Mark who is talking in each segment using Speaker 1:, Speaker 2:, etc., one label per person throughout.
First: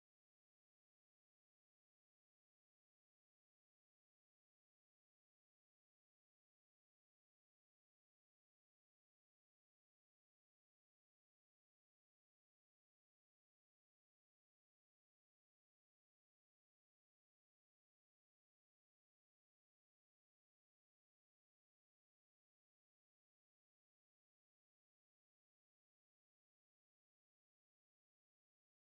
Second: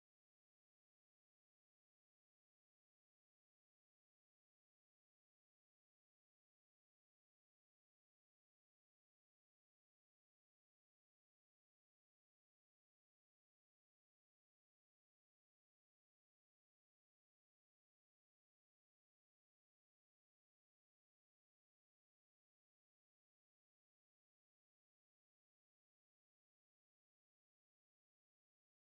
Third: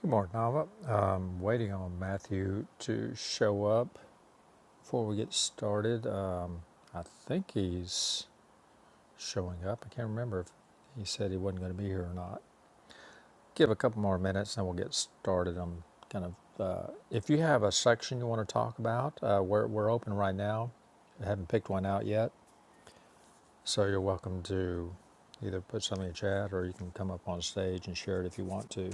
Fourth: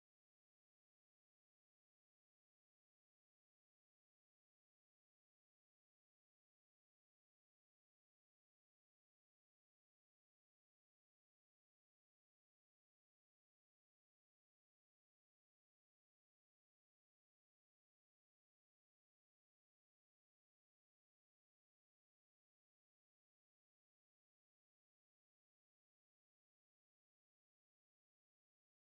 Speaker 1: Good morning, Nava. I'm waiting on Matthew to show up before we get started. Uh, I think he's showing up. I can't remember if he said he wasn't going to be here or not. Give a couple more minutes and we'll get started. I'm kind of, uh, if you have a section you want to talk about, uh, we're, we're open right now. I haven't picked one out yet. So you're welcome to either put something in chat or you can come up on stage and share it if you want to.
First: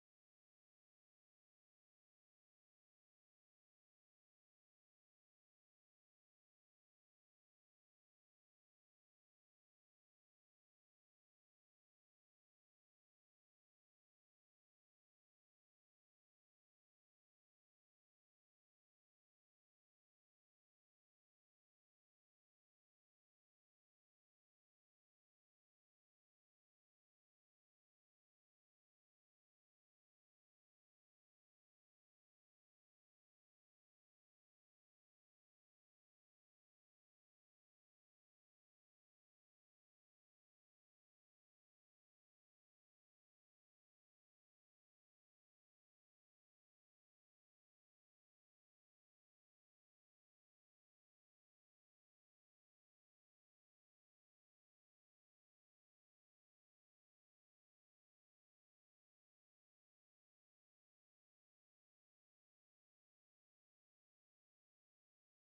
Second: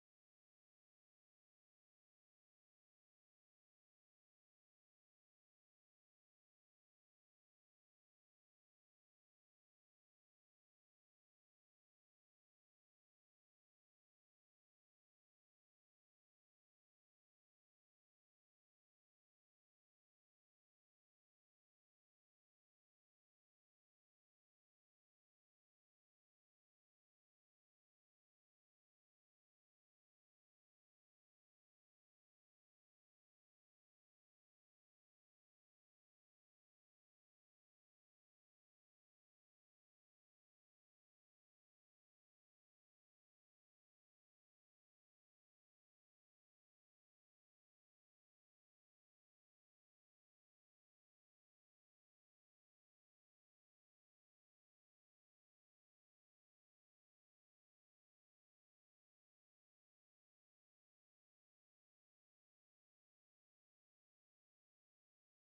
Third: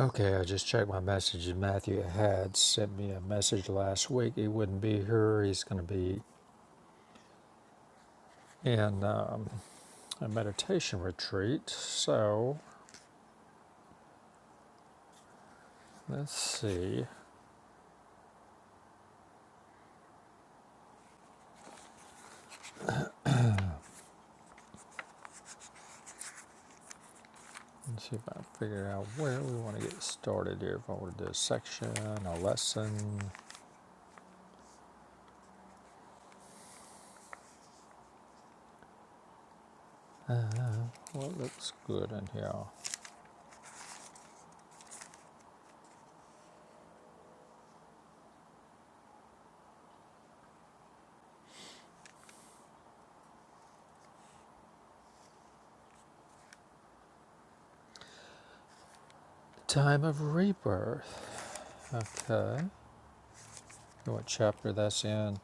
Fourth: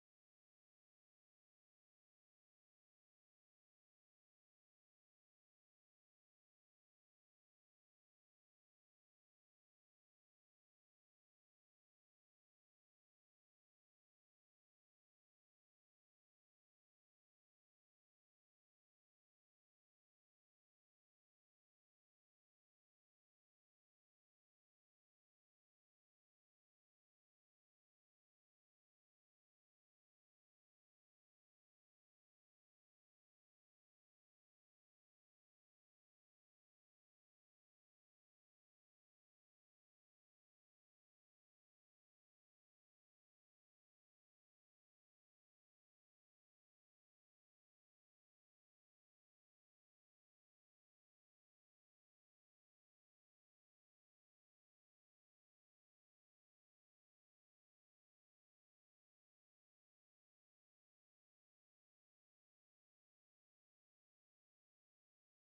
Speaker 1: Okay, I just checked my messages. Matthew had sent me a message last week. He wouldn't be here. He's going to be in um, a meditation retreat. So let's see. Let's see if I can figure out where we want to get started here. If I want to do a section, a lesson. Uh, what looks good in here? Time of rebirth. Okay. You know What chapter that's in?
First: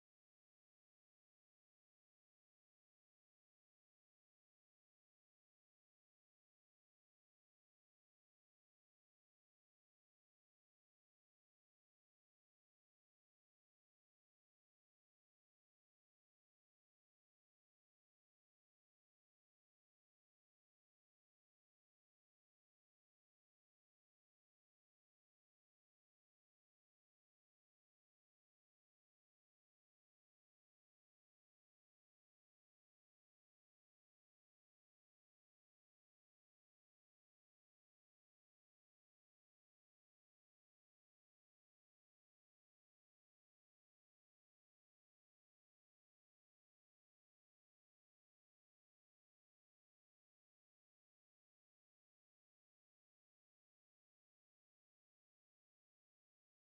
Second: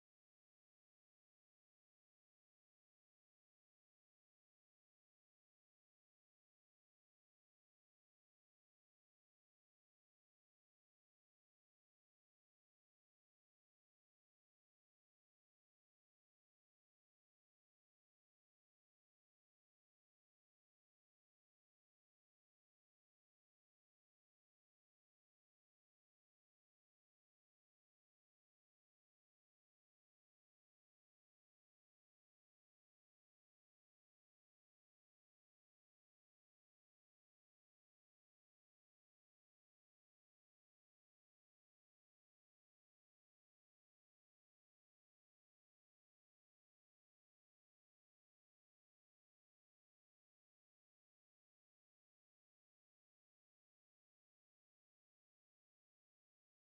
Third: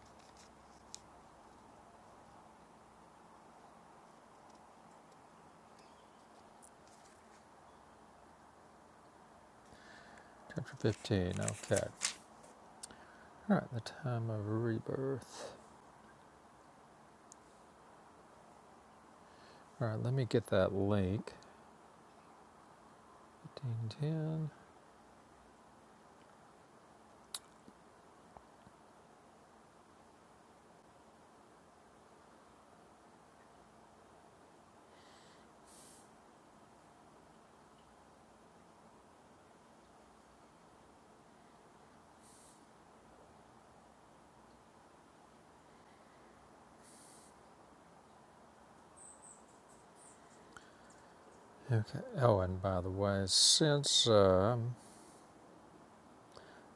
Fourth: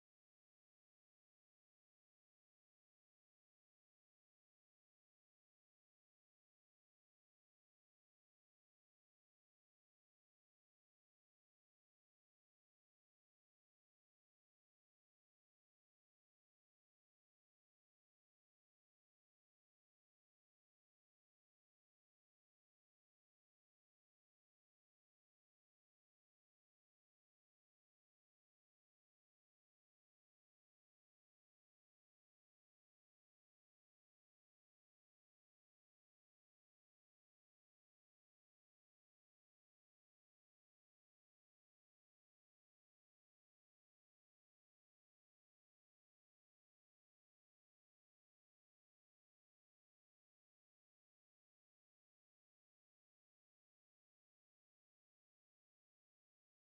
Speaker 1: Chapter 15. Okay. All right, the time of rebirth. All right, let me get that link. 15, ten. Okay. Oh, and by the way, since um,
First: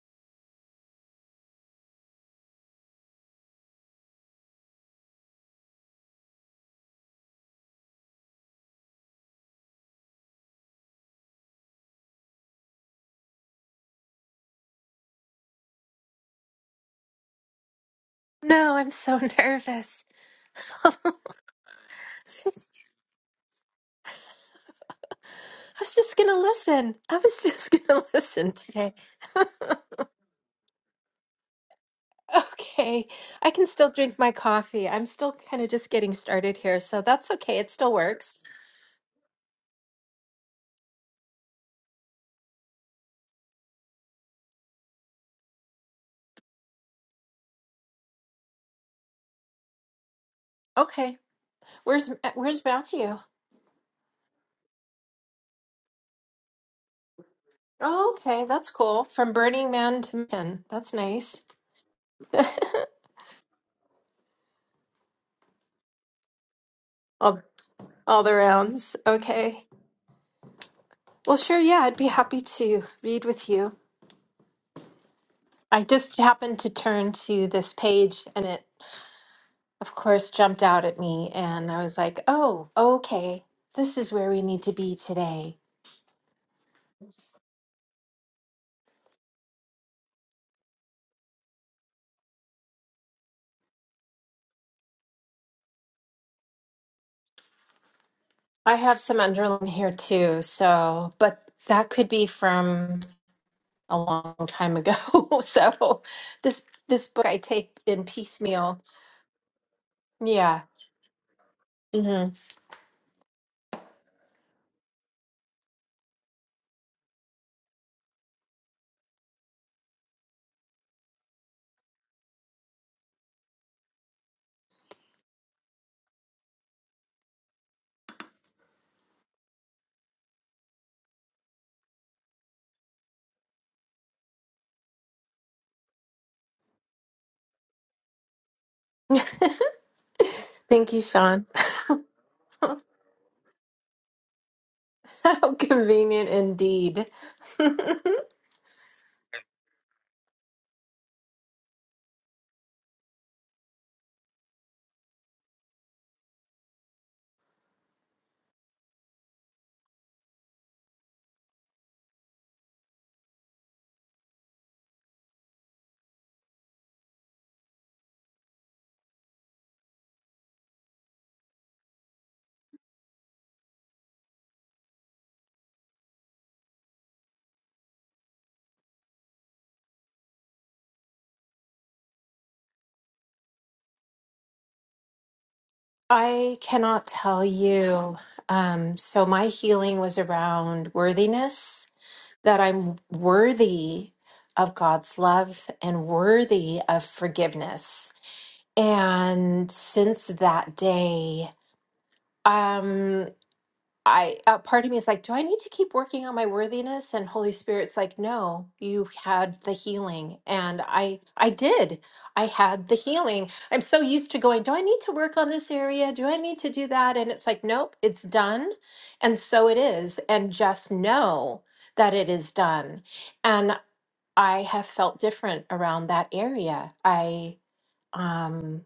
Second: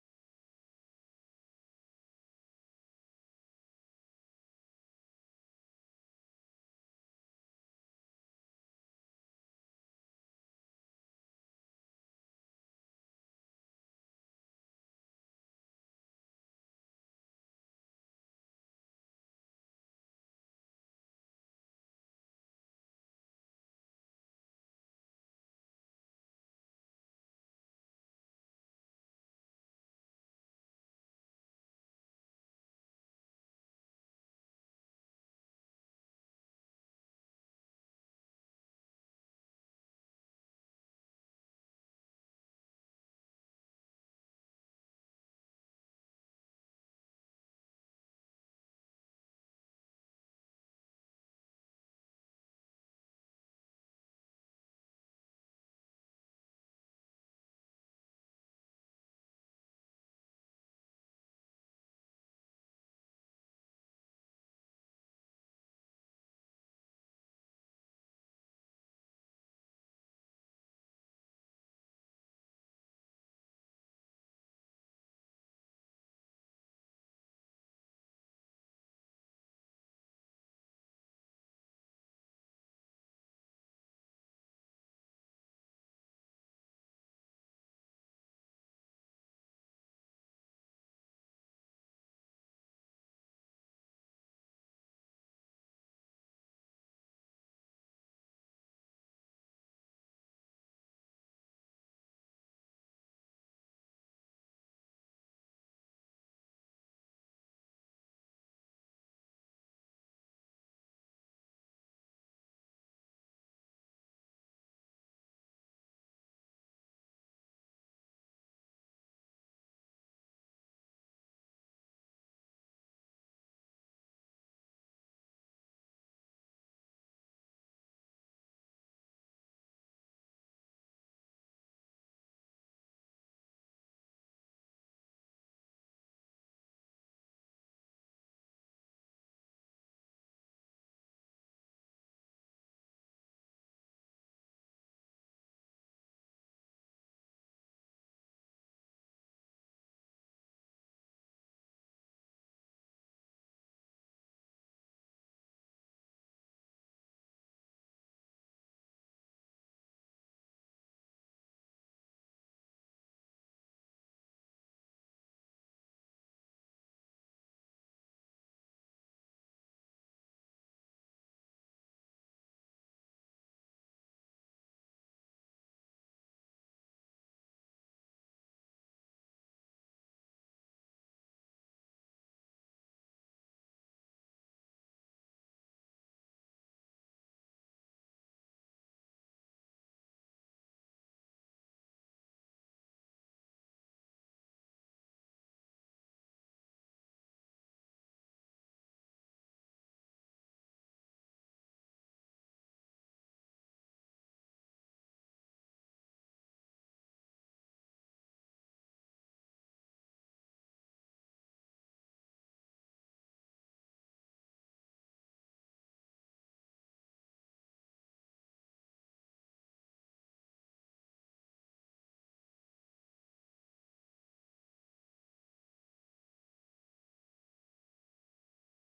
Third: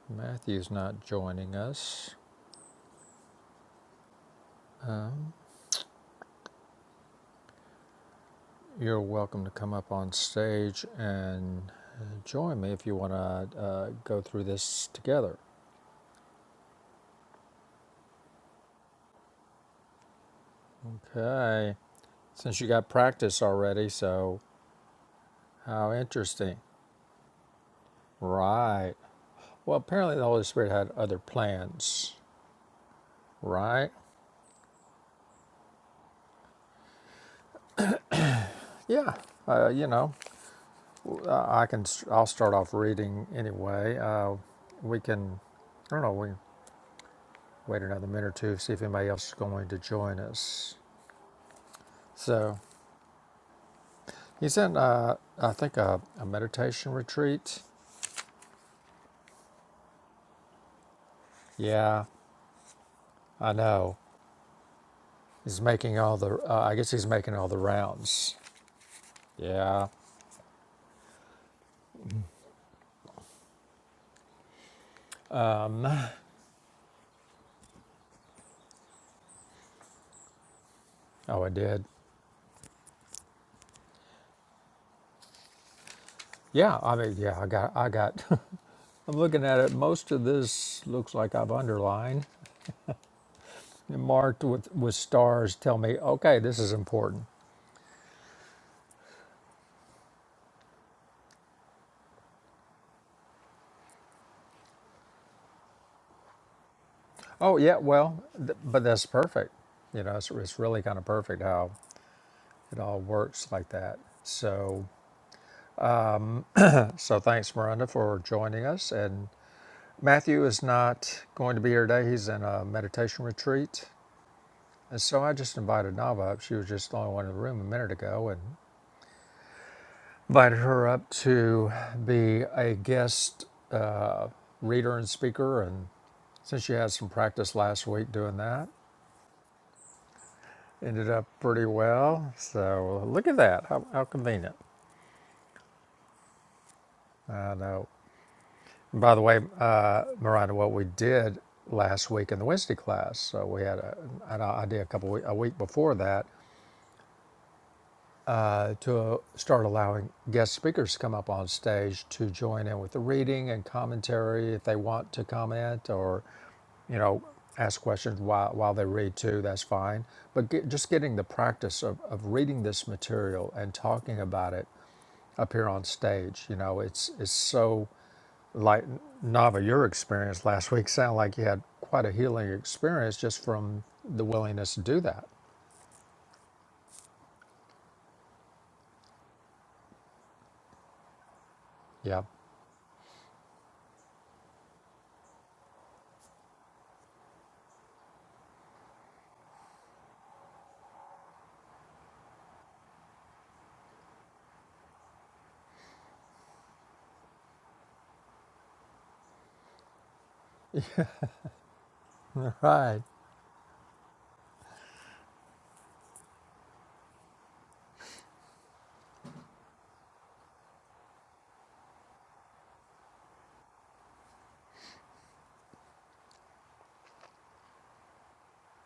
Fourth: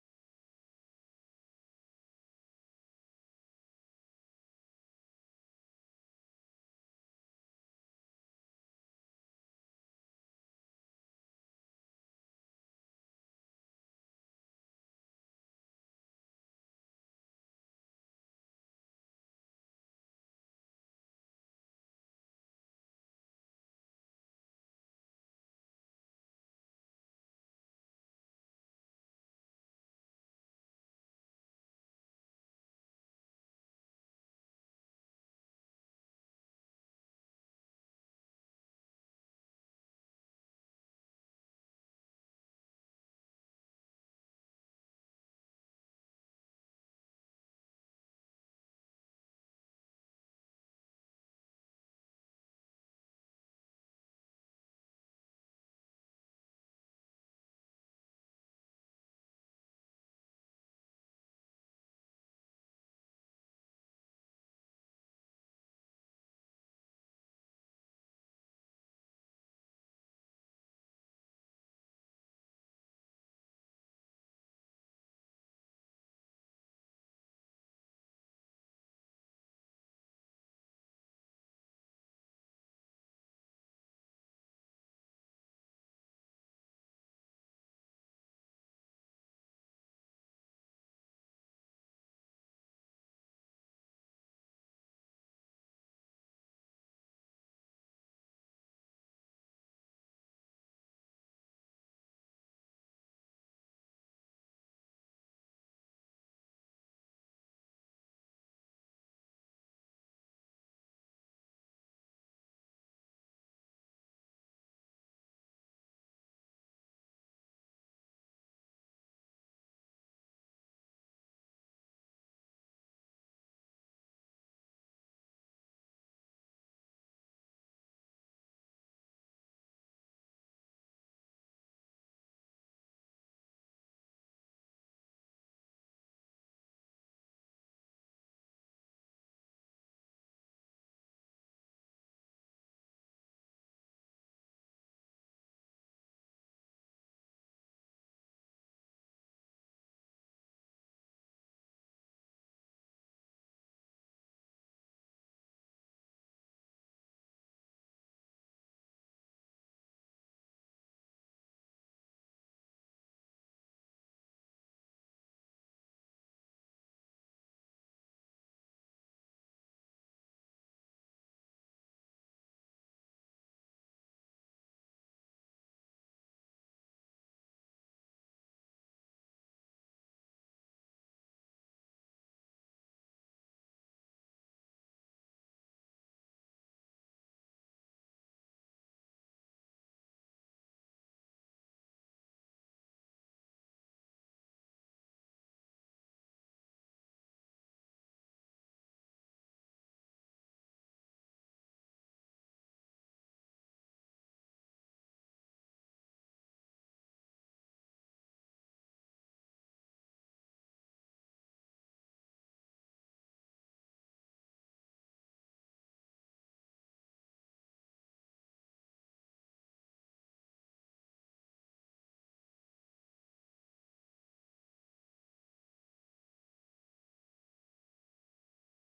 Speaker 1: Matthew's not joining us, um, you're welcome to come up on stage and uh, join me if you want to uh, go through this together.
Speaker 2: No, I'm so nervous. I
Speaker 1: Okay. Since you got practice already, so how
Speaker 2: was just gonna
Speaker 1: interesting.
Speaker 2: listen. I was just gonna listen
Speaker 1: Right.
Speaker 2: today.
Speaker 1: Well, apparently the Holy Spirit had other plans,
Speaker 2: okay, I can
Speaker 1: right?
Speaker 2: still drink my coffee. I'm still kind of just getting started here, so that's okay. It still works.
Speaker 1: Yeah. Uh, you know, Uh, I can. i I'll start off reading anyway. Uh, we can. I don't know. We can wait another minute or two see if anybody else is going to join us.
Speaker 2: Okay, where's
Speaker 1: So
Speaker 2: where's Matthew?
Speaker 1: he's in. Uh, I think a, a meditation retreat.
Speaker 2: Oh, okay, that's cool. From Burning Man to Man, that's nice.
Speaker 1: Yeah, I know. He's making all the. Uh, I guess he's making
Speaker 2: all
Speaker 1: all the
Speaker 2: all the
Speaker 1: rounds.
Speaker 2: rounds. Okay.
Speaker 1: Yeah.
Speaker 2: Well, sure. Yeah, I'd be happy to read with you. I just happened to turn to this page, and it of course, jumped out at me.
Speaker 1: Oh, I
Speaker 2: And I
Speaker 1: did.
Speaker 2: was like, oh, okay, this is where we need to be today.
Speaker 1: Yeah. I mean, yeah. I got. I got. I'm looking at it. Most of this looks like I've underlined, and marked with with stars. Tell me, okay, this is important.
Speaker 2: I have some underline here too. So, but that could be from a long time ago. so, this this book I
Speaker 1: Oh yeah,
Speaker 2: take in
Speaker 1: well, th-
Speaker 2: piecemeal.
Speaker 1: but that's perfect. You know, it's, it's
Speaker 2: Yeah.
Speaker 1: really kind of perfect how
Speaker 2: hmm
Speaker 1: it all works like that. So, so thanks, Miranda, for joining us. And Matthew is not going to be here today. He's in a meditation retreat, and so I just invited Nava up. She was just the only one in the room a minute ago, and invited her up to be a guest reader and speaker. And since she had some practice last week doing that,
Speaker 2: Thank you,
Speaker 1: ended up
Speaker 2: Sean.
Speaker 1: pretty well. So look at that. How, how convenient.
Speaker 2: How convenient indeed.
Speaker 1: I know. By the way, uh, Miranda, what we did last week in the Wednesday class, so we had a, an idea a couple week, a week before that uh, to start allowing guest speakers to come up on stage to join in with the reading and commentary if they want to comment or, you know, ask questions while, while they read too. That's fine. But get, just getting the practice of, of reading this material and talking about it up here on stage, you know, it's it's so Like Nava, your experience last week sounded like you had quite a healing experience just from the willingness to do that.
Speaker 2: I cannot tell you. Um, so my healing was around worthiness
Speaker 1: Yeah.
Speaker 2: that I'm worthy of God's love and worthy of forgiveness. And since that day, um, I a part of me is like, do I need to keep working on my worthiness? And Holy Spirit's like, no, you had the healing, and I I did. I had the
Speaker 1: Right.
Speaker 2: healing. I'm so used to going, do I need to work on this area? Do I need to do that? And it's like, nope, it's done. And so it is. And just know that it is done. and. I have felt different around that area. I um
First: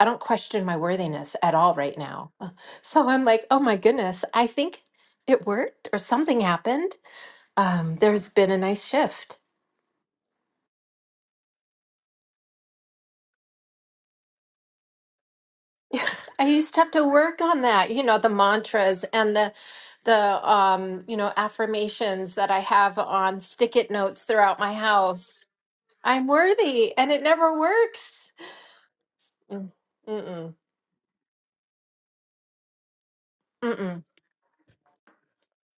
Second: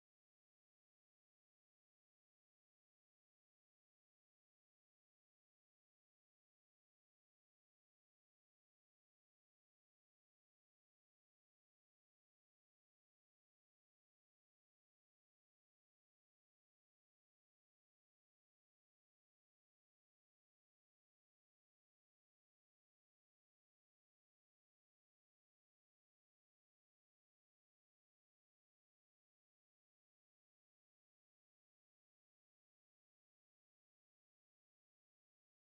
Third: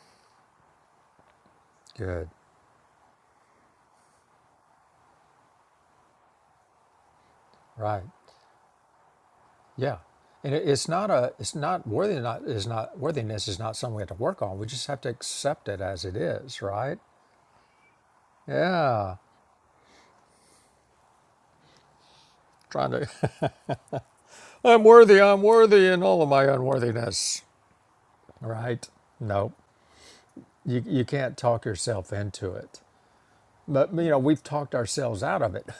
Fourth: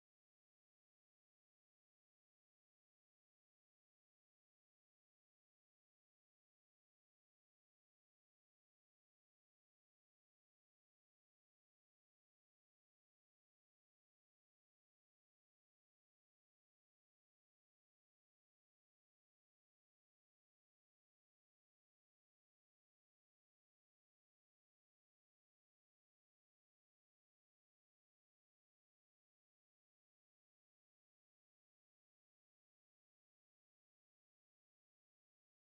Speaker 2: I don't question my worthiness at all right
Speaker 1: Good.
Speaker 2: now. Uh, So I'm like, oh my goodness, I think it worked or something happened. Um,
Speaker 1: Right.
Speaker 2: there's been a nice shift.
Speaker 1: Yeah. And it, it's not a. It's not worthiness. Not is not worthiness is not something we have to work on. We just have to accept it as it
Speaker 2: I
Speaker 1: is.
Speaker 2: used to have
Speaker 1: Right.
Speaker 2: to work on that, you know, the mantras
Speaker 1: Yeah.
Speaker 2: and the the um, you know, affirmations that I
Speaker 1: Trying
Speaker 2: have
Speaker 1: to.
Speaker 2: on stick it notes throughout my
Speaker 1: I'm worthy. I'm
Speaker 2: house.
Speaker 1: worthy in all
Speaker 2: I'm
Speaker 1: of my
Speaker 2: worthy and it
Speaker 1: unworthiness.
Speaker 2: never works.
Speaker 1: Right. No.
Speaker 2: Mm, Mm-mm.
Speaker 1: You you can't talk yourself into it.
Speaker 2: Mm-mm.
Speaker 1: But you know we've talked ourselves out of it.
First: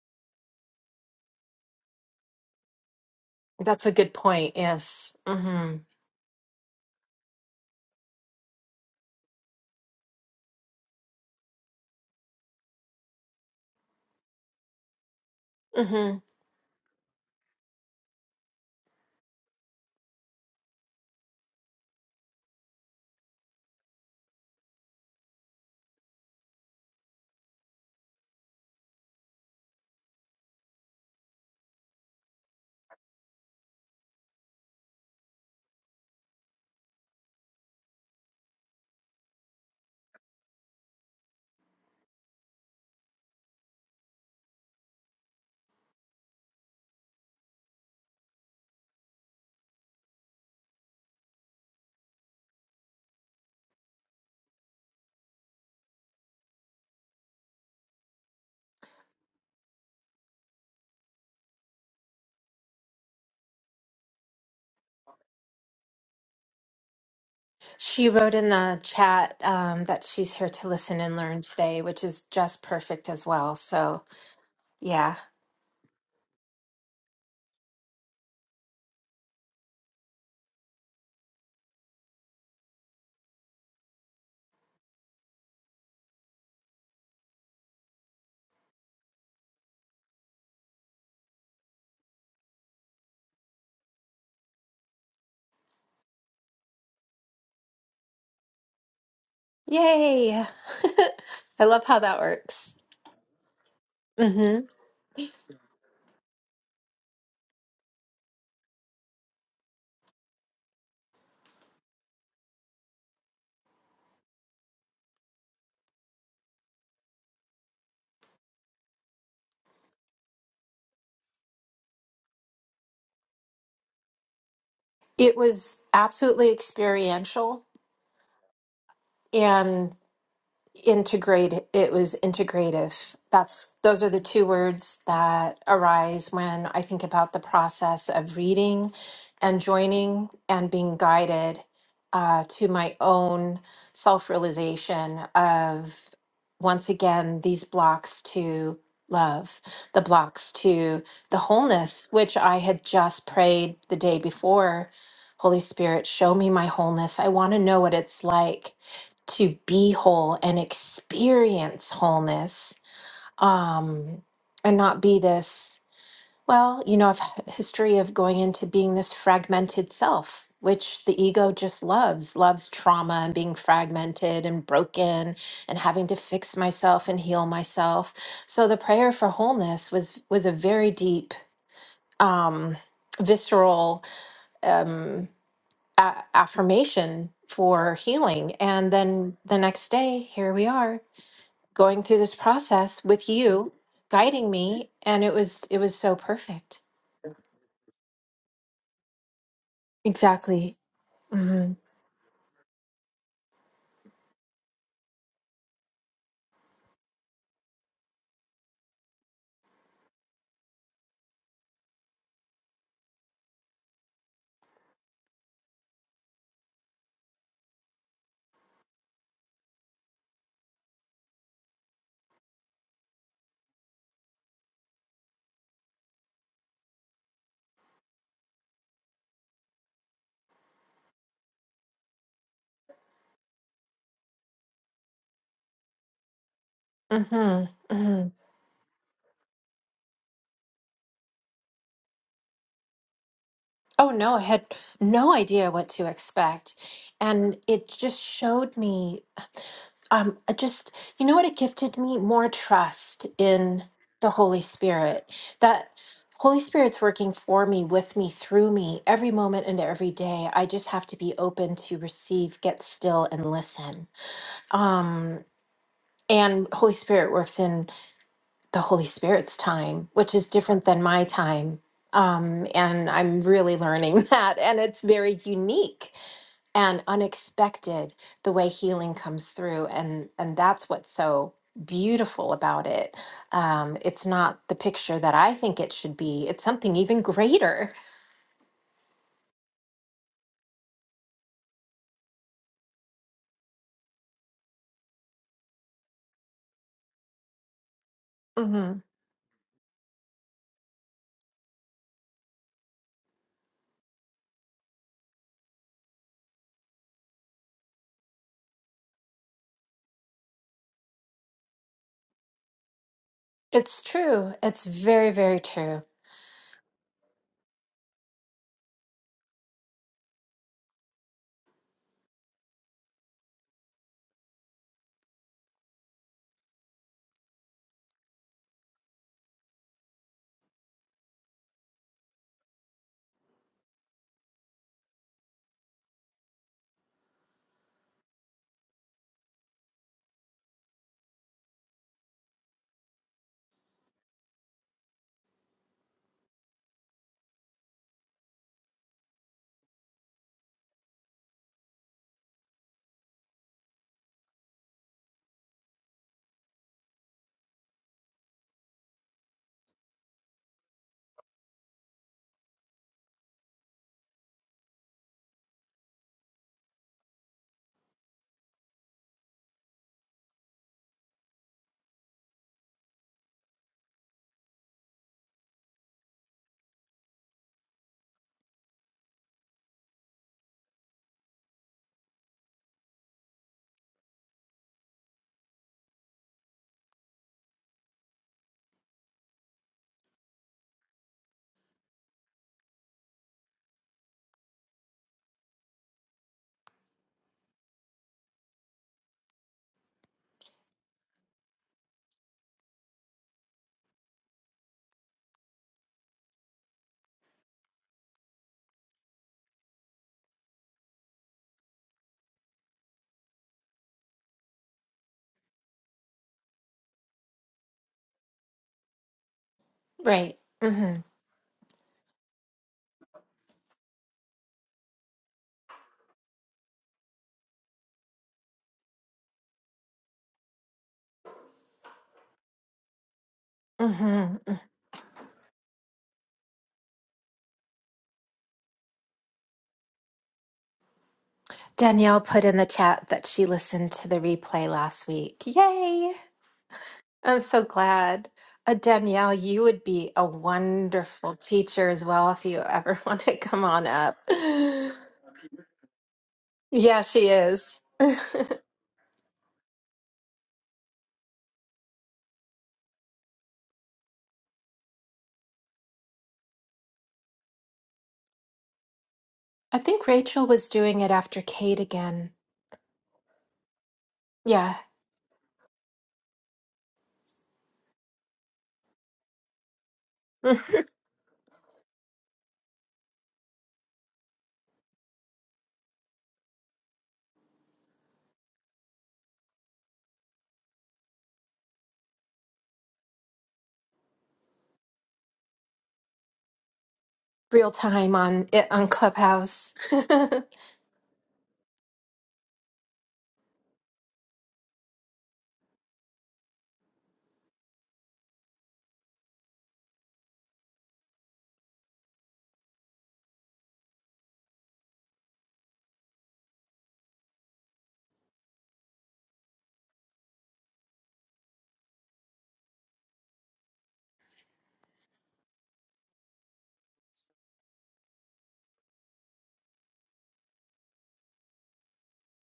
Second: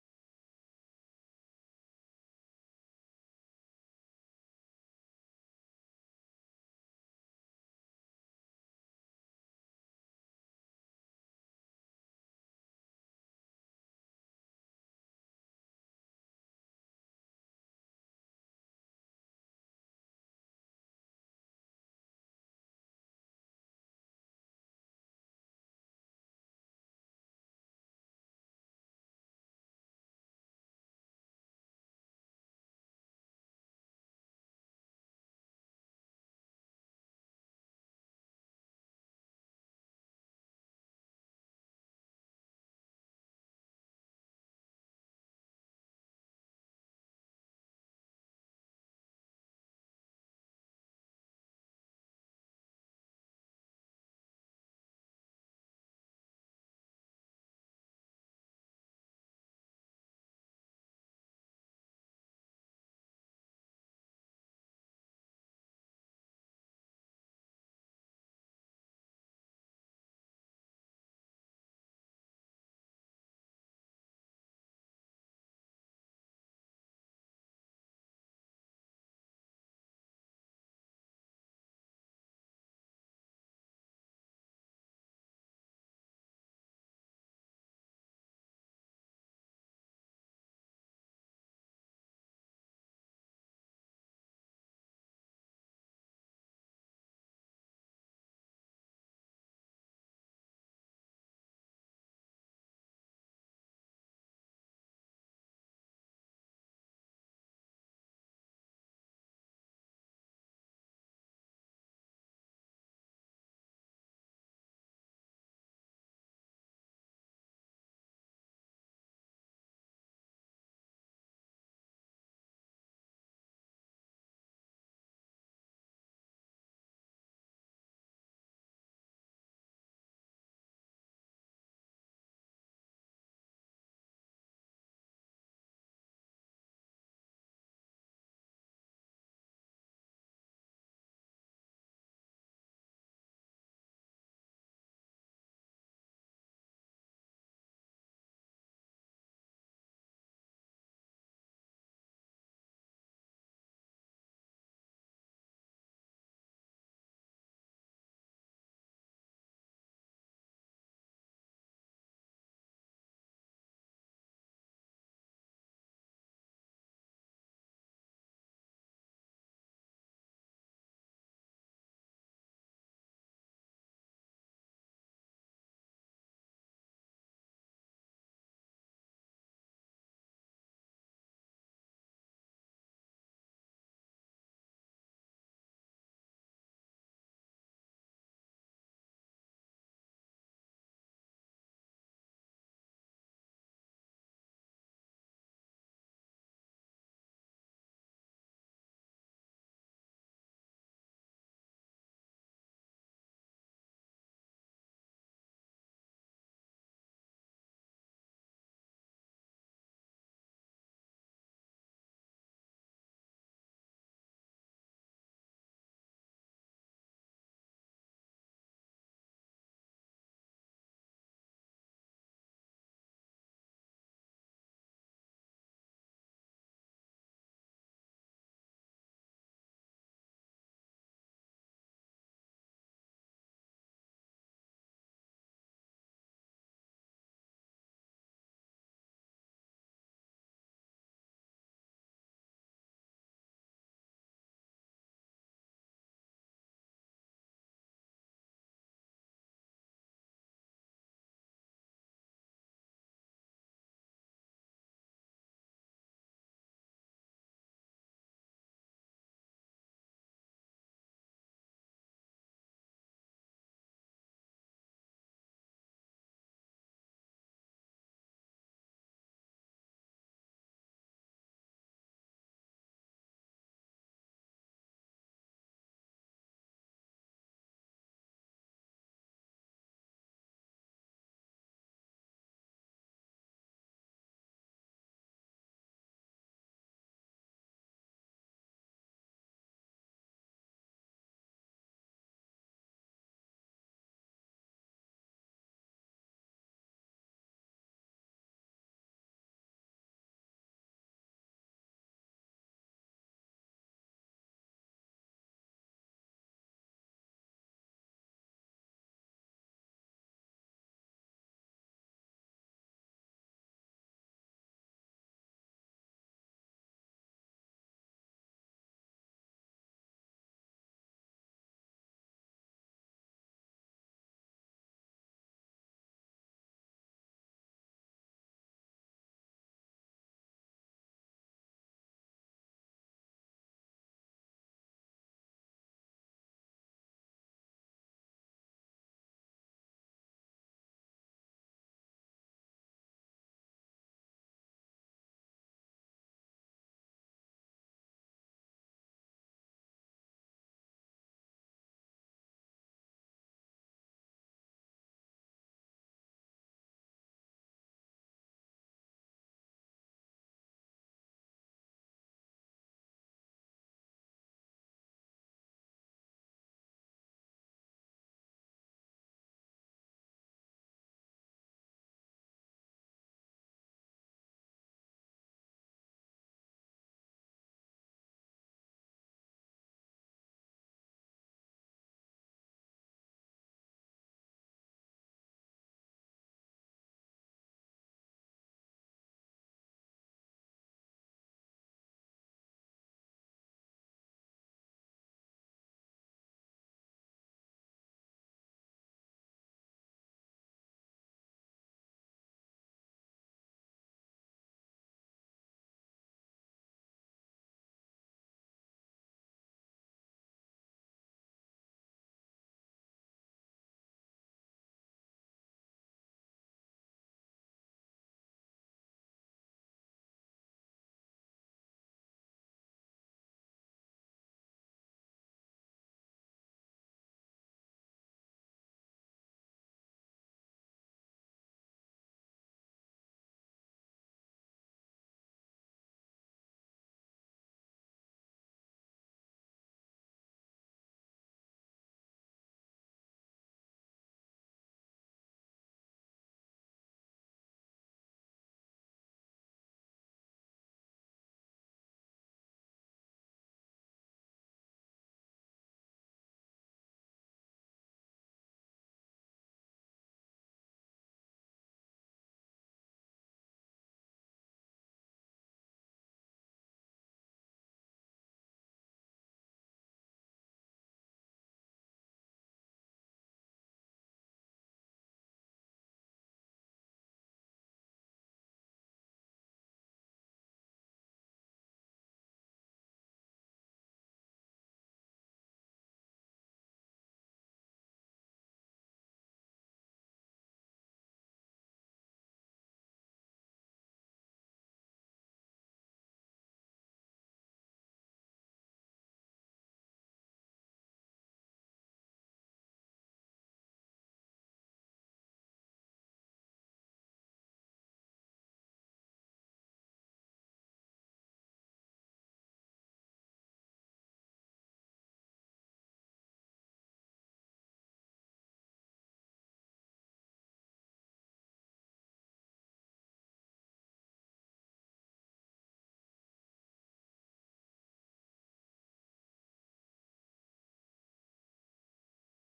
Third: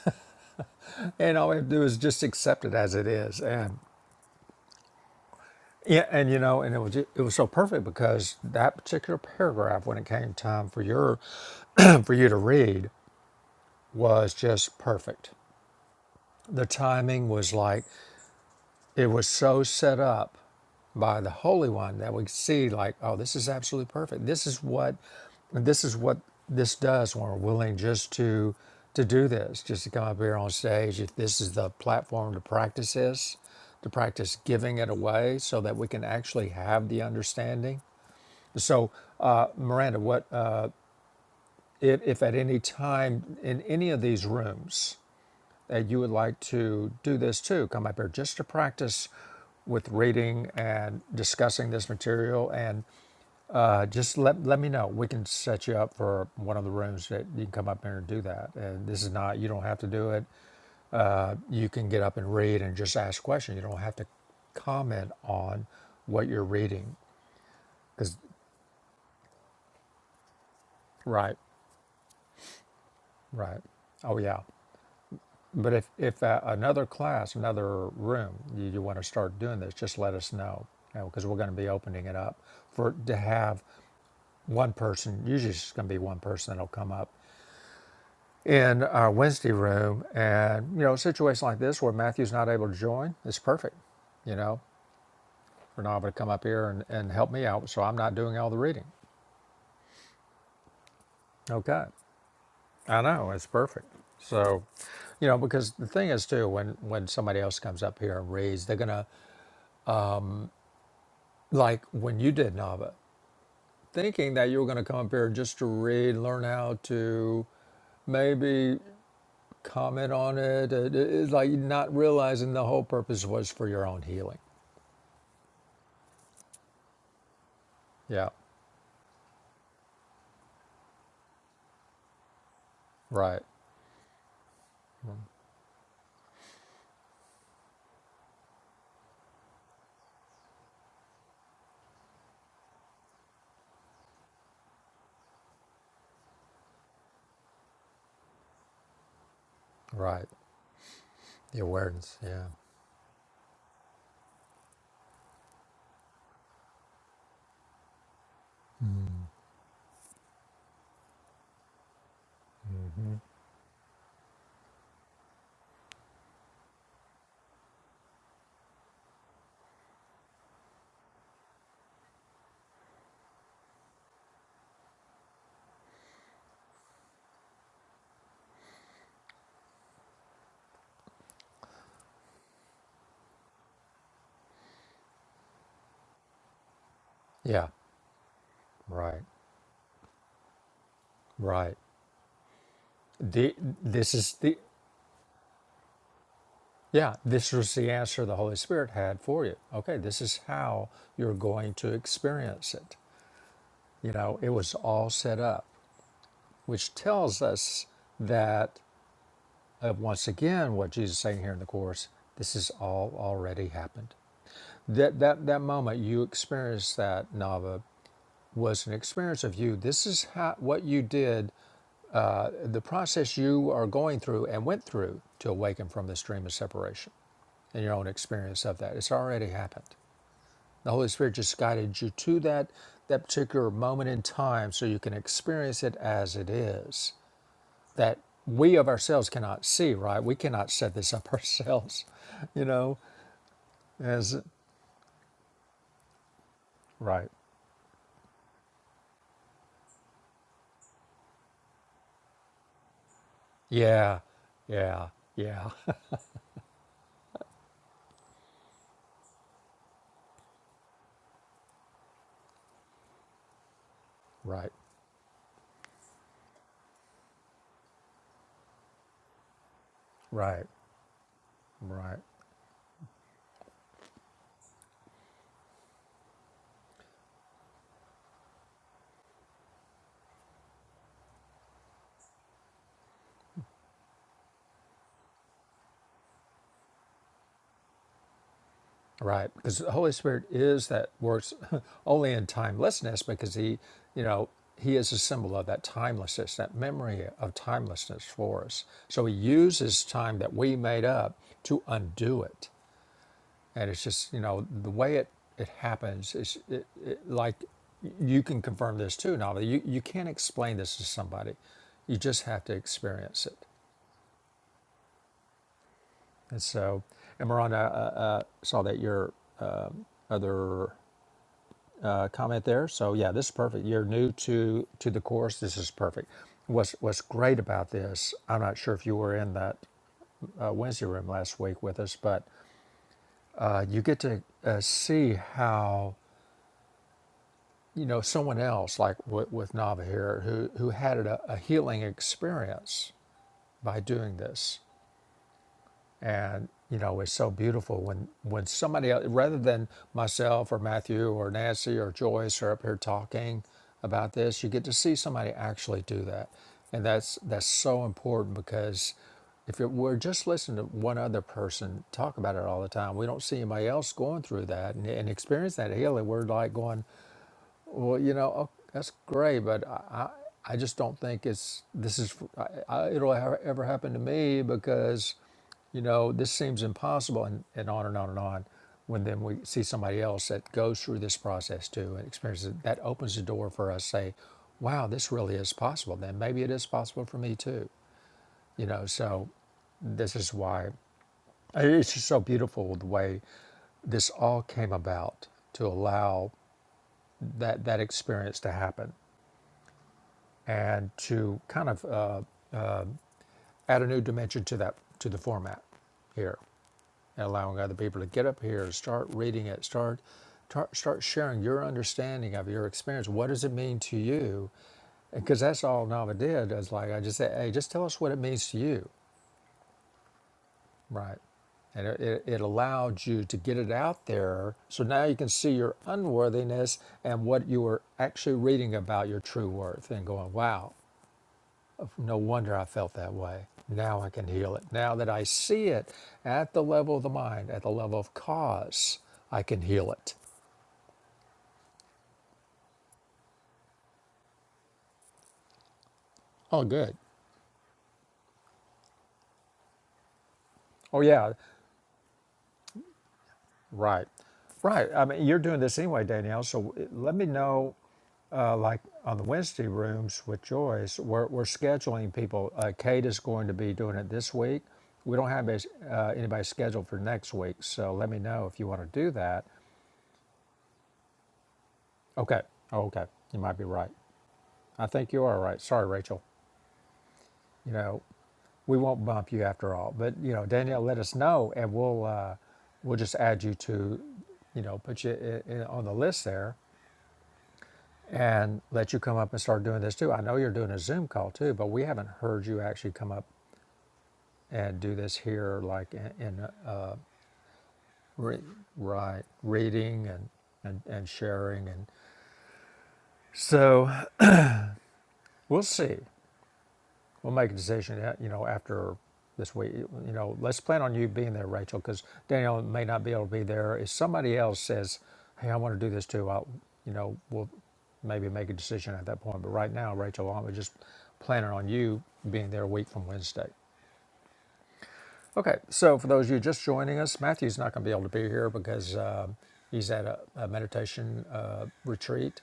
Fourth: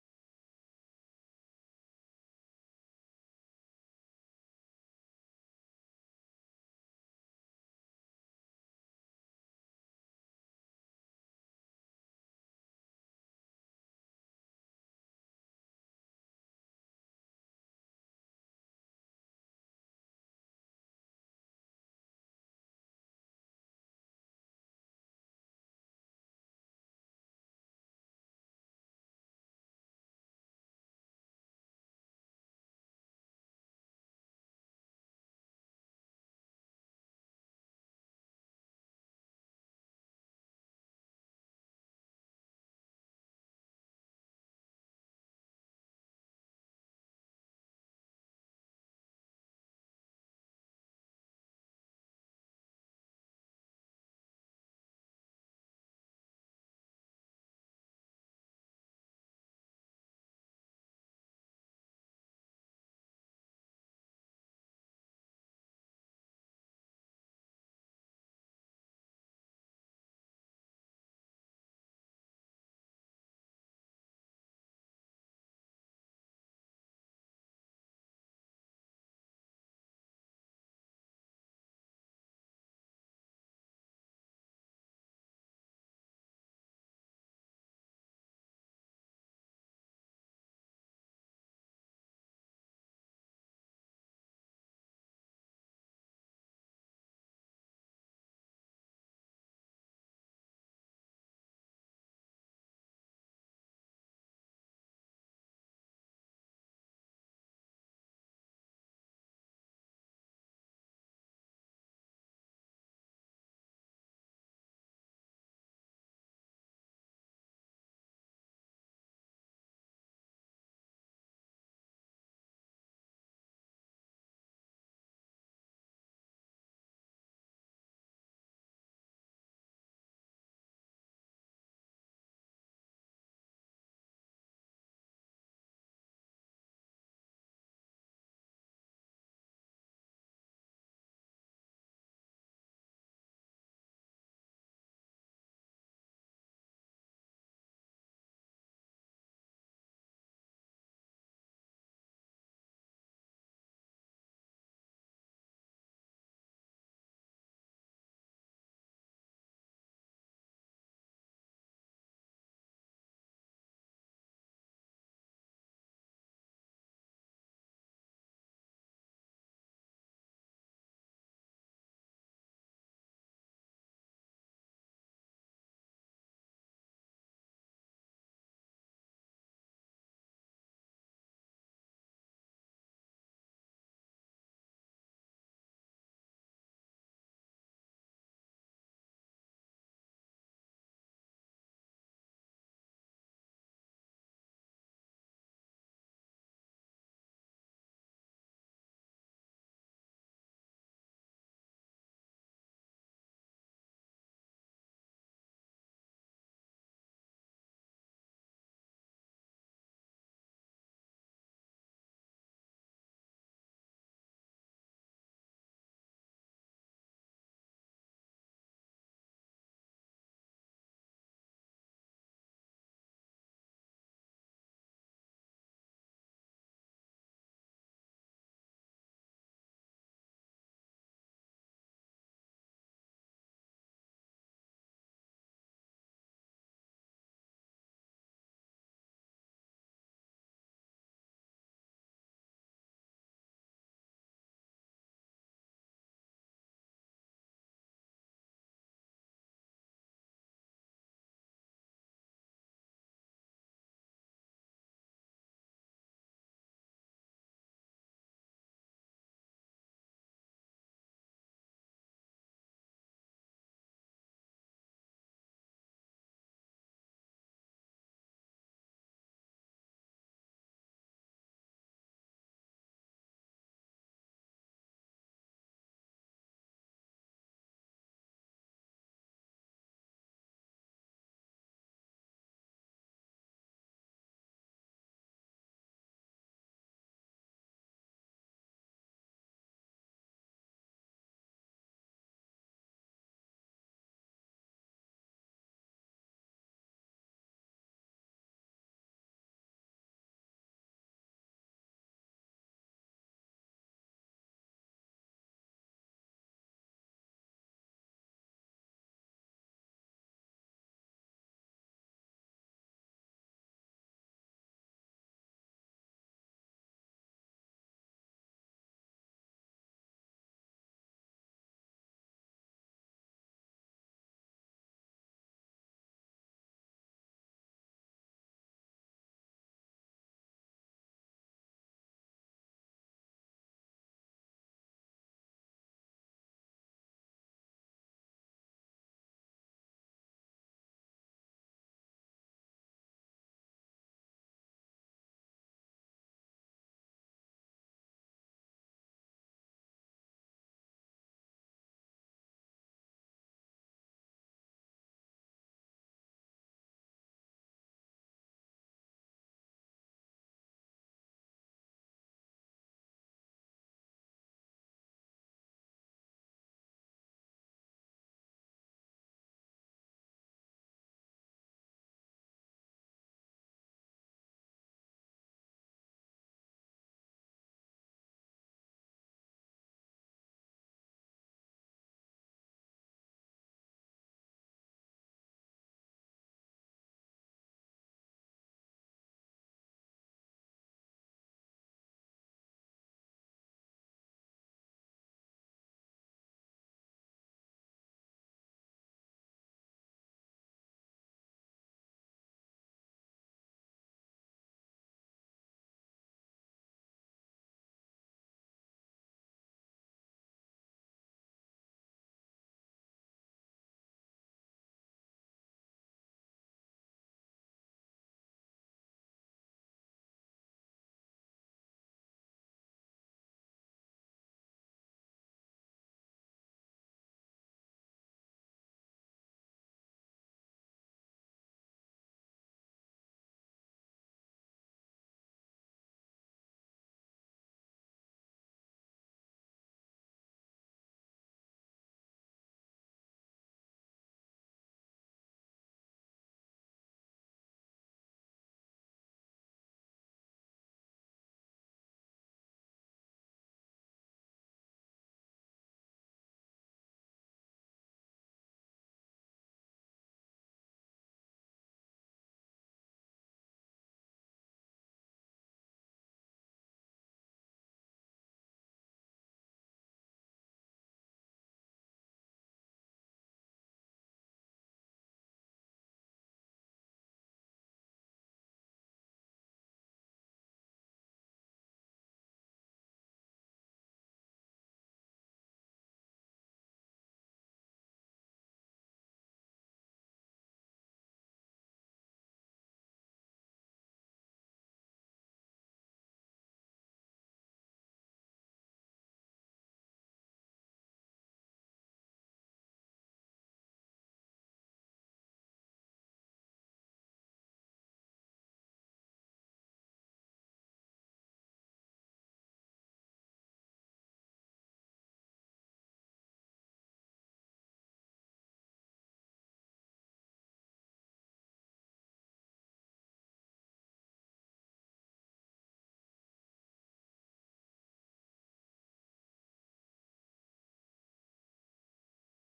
Speaker 1: and all we have to do is just accept it as it is and
Speaker 2: That's a good point. Yes. hmm
Speaker 1: yeah and you know and it was ju- it was so perfect because that particular paragraph when it came time for your for you to read was just perfect
Speaker 2: hmm
Speaker 1: the timing was like It was so set up by the Holy One that we see like, oh, this is absolutely perfect. This is what this is what this does when we're willing just to to do this, just to come up here on stage. If this is the platform to practice this, to practice giving it away so that we can actually have the understanding. So, uh, Miranda, what uh, if, if at any time in any of these rooms and you would like to do this too, come up here just to practice with reading and discussing this material, and uh, just let let me know. We can set you up for one of the rooms that you can come up here and do that. And this is not you don't have to do it. You can get up and read and just ask questions. You don't have to comment on what you're reading.
Speaker 2: She
Speaker 1: Cause
Speaker 2: wrote in the chat um, that she's here to listen and
Speaker 1: right,
Speaker 2: learn today, which is just perfect as well.
Speaker 1: right.
Speaker 2: So,
Speaker 1: Oh yeah.
Speaker 2: yeah.
Speaker 1: But if, if uh, another class, another room, you, you want to start doing this, just let us know because we're going to be opening it up for to have one person. Usually, it's going to be one person that'll come up in our Wednesday room, and you know, a situation like this where Matthew's not able to join, it's perfect. You know, for Nava to come up here and, and help me out, so I'm not doing all the reading.
Speaker 2: Yay. I
Speaker 1: Okay,
Speaker 2: love how that works.
Speaker 1: I know it's perfect.
Speaker 2: hmm
Speaker 1: So, you know, because the thing is too, when when somebody else comes up here and reads, they're gonna like when you did Nava, thinking that you were going to come up here just to read, learn how to maybe comment on it. it- it- It's like not realizing the whole purpose was for your own healing.
Speaker 2: It was absolutely experiential.
Speaker 1: Yeah,
Speaker 2: and. integrate it was integrative
Speaker 1: right,
Speaker 2: that's those are the two words that arise when i think about the process of reading and joining and being guided uh, to my own self-realization of once again these blocks to love the
Speaker 1: right.
Speaker 2: blocks to the
Speaker 1: The
Speaker 2: wholeness
Speaker 1: awareness.
Speaker 2: which
Speaker 1: Yeah,
Speaker 2: i had just prayed the day before holy spirit show me my wholeness i want to know what it's like to be whole and experience wholeness um and not be this well you know i've had a history of going into being this fragmented self which the ego just loves loves trauma and being fragmented and broken and having to fix myself and heal myself so the prayer for wholeness was was a very deep um visceral um a- affirmation
Speaker 1: yeah,
Speaker 2: for healing and
Speaker 1: right,
Speaker 2: then the next day here we are
Speaker 1: right.
Speaker 2: going through this process with
Speaker 1: The,
Speaker 2: you
Speaker 1: this is
Speaker 2: guiding
Speaker 1: the,
Speaker 2: me and it was it was so perfect
Speaker 1: yeah, this was the answer the Holy Spirit had for you. Okay, this is
Speaker 2: exactly
Speaker 1: how you're going
Speaker 2: mhm
Speaker 1: to experience it. You know, it was all set up. which tells us that uh, once again what jesus is saying here in the course this has all already happened that that that moment you experienced that nava was an experience of you this is how what you did the process you are going through and went through to awaken from this dream of separation and your own experience of that it's already happened the holy spirit just guided you to that that particular moment in time so you can experience it as it is
Speaker 2: mhm
Speaker 1: that
Speaker 2: mhm
Speaker 1: we of ourselves cannot see, right? We cannot set this up ourselves, you know,
Speaker 2: oh no
Speaker 1: as
Speaker 2: i had no idea what to expect
Speaker 1: right.
Speaker 2: and it just showed me um I just you know what it gifted me more trust in
Speaker 1: Yeah,
Speaker 2: the holy
Speaker 1: yeah,
Speaker 2: spirit
Speaker 1: yeah.
Speaker 2: that holy spirit's working for me with me through me every moment and every day i just have to be open to receive get still and listen
Speaker 1: Right,
Speaker 2: Um, and holy spirit works in the holy spirit's time which is
Speaker 1: right,
Speaker 2: different than my time
Speaker 1: right,
Speaker 2: um, and i'm really learning that and it's very unique and unexpected the way healing comes through and and that's what's so beautiful about it um, it's not the picture that i think it should be it's something even greater
Speaker 1: right. Because the Holy Spirit is that works only in timelessness because He, you know, He is a symbol of that timelessness, that memory of timelessness for us.
Speaker 2: hmm
Speaker 1: So He uses time that we made up to undo it and it's just you know the way it it happens is it, it, like you can confirm this too Nava. you you can't explain this to somebody you just have to experience it
Speaker 2: it's true it's very very true
Speaker 1: and so and Miranda uh, uh, saw that your uh, other uh, comment there so yeah this is perfect you're new to to the course this is perfect what's what's great about this I'm not sure if you were in that uh, Wednesday room last week with us but uh, you get to uh, see how you know, someone else like with, with Nava here who who had a, a healing experience by doing this, and you know, it's so beautiful when when somebody else, rather than myself or Matthew or Nancy or Joyce are up here talking about this, you get to see somebody actually do that, and that's that's so important because if it were just listening to one other person talk about it all the time, we don't see anybody else going through that and, and experience that healing. We're like going, well, you know, oh, that's great, but I, I, I just don't think it's this is I, I, it'll ha- ever happen to me because, you know, this seems impossible, and, and on and on and on. When then we see somebody else that goes through this process too and experiences it, that opens the door for us say, wow, this really is possible. Then maybe it is possible for me too. You know, so this is why it's just so beautiful the way this all came about to allow that that experience to happen and to kind of uh, add a new dimension to that to the format here and allowing other people to get up here start reading it start tar- start sharing your understanding of your experience what does it mean to you because that's all nava did is like i just said hey just tell us what it means to you
Speaker 2: right hmm
Speaker 1: right and it, it, it allowed you to get it out there so now you can see your unworthiness and what you were actually reading about your true worth and going wow No wonder I felt that way. Now I can
Speaker 2: hmm
Speaker 1: heal it. Now that I see it at the level of the mind, at the level of cause, I can heal it.
Speaker 2: Danielle put in the chat that she listened to the replay last week. Yay!
Speaker 1: Oh, good.
Speaker 2: I'm so glad. Uh, Danielle, you would be a
Speaker 1: Oh, yeah.
Speaker 2: wonderful teacher as well if you ever want to come on
Speaker 1: Right.
Speaker 2: up.
Speaker 1: Right. I mean, you're doing this anyway, Danielle. So uh,
Speaker 2: Yeah,
Speaker 1: let me
Speaker 2: she
Speaker 1: know,
Speaker 2: is.
Speaker 1: uh, like on the Wednesday rooms with Joyce, we're, we're scheduling people. Uh, Kate is going to be doing it this week. We don't have uh, anybody scheduled for next week. So let me know if you want to do that.
Speaker 2: I think Rachel was doing it after Kate again.
Speaker 1: Okay. Oh, okay. You might be right.
Speaker 2: Yeah.
Speaker 1: I think you are right. Sorry, Rachel. you know, we won't bump you after all. But you know, Danielle, let us know, and we'll uh, we'll just add you to, you know, put you i i on the list there, and let you come up and start doing this too. I know you're doing a Zoom call too, but we haven't heard you actually come up and do this here, like in, in uh,
Speaker 2: Real time
Speaker 1: re-
Speaker 2: on it on
Speaker 1: right
Speaker 2: Clubhouse.
Speaker 1: reading and, and and sharing, and so we'll see. We'll make a decision, uh, you know, after this week. You know, let's plan on you being there, Rachel, because Daniel may not be able to be there. If somebody else says, "Hey, I want to do this too," I'll, you know, we'll maybe make a decision at that point. But right now, Rachel, I'm just planning on you being there a week from Wednesday. Okay, so for those of you just joining us, Matthew's not going to be able to be here because um he's at a, a meditation uh, retreat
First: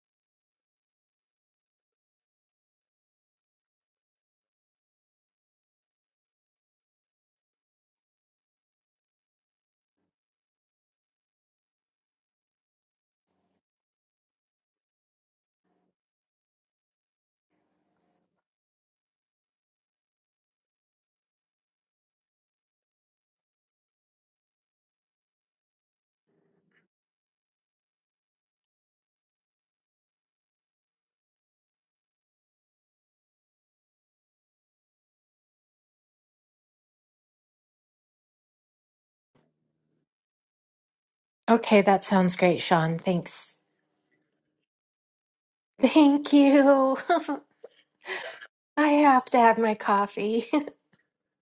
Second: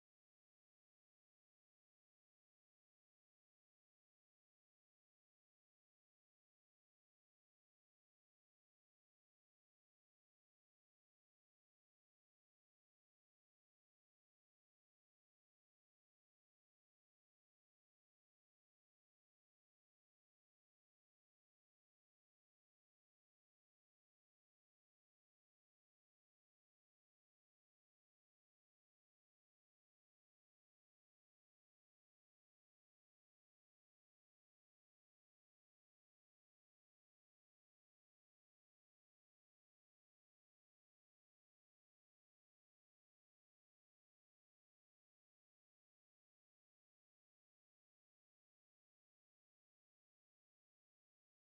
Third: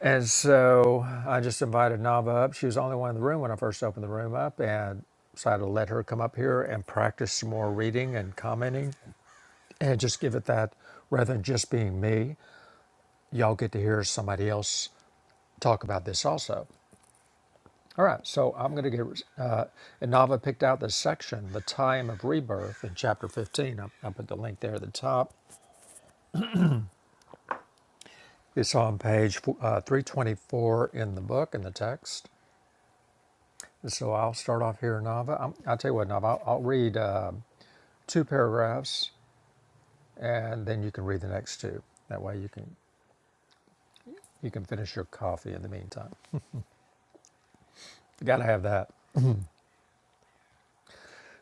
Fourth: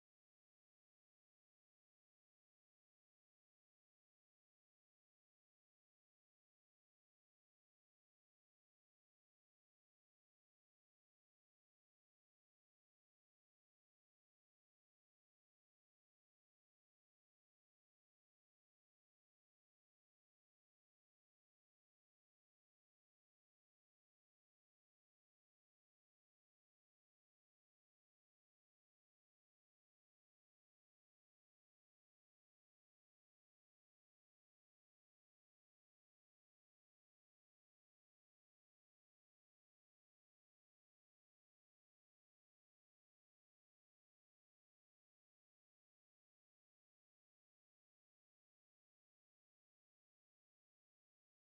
Speaker 1: and so I just invited Nava up. She was the only one in the room when I first opened the room up and decided to let her come up here and practice some more reading and commenting and just give it that rather than just being me. Y'all get to hear somebody else talk about this also. All right, so I'm going to get, uh, and Nava picked out the section, The Time of Rebirth in chapter 15. I, I put the link there at the top. It's on page uh, 324 in the book, in the text. So I'll start off here, Nava. I'm, I'll tell you what, Nava, I'll, I'll read uh, two paragraphs and then you can read the next
Speaker 2: Okay,
Speaker 1: two.
Speaker 2: that
Speaker 1: That
Speaker 2: sounds
Speaker 1: way you
Speaker 2: great,
Speaker 1: can
Speaker 2: Sean. Thanks.
Speaker 1: you can finish your coffee in the meantime.
Speaker 2: Thank you.
Speaker 1: Gotta have
Speaker 2: I
Speaker 1: that.
Speaker 2: have to have my coffee.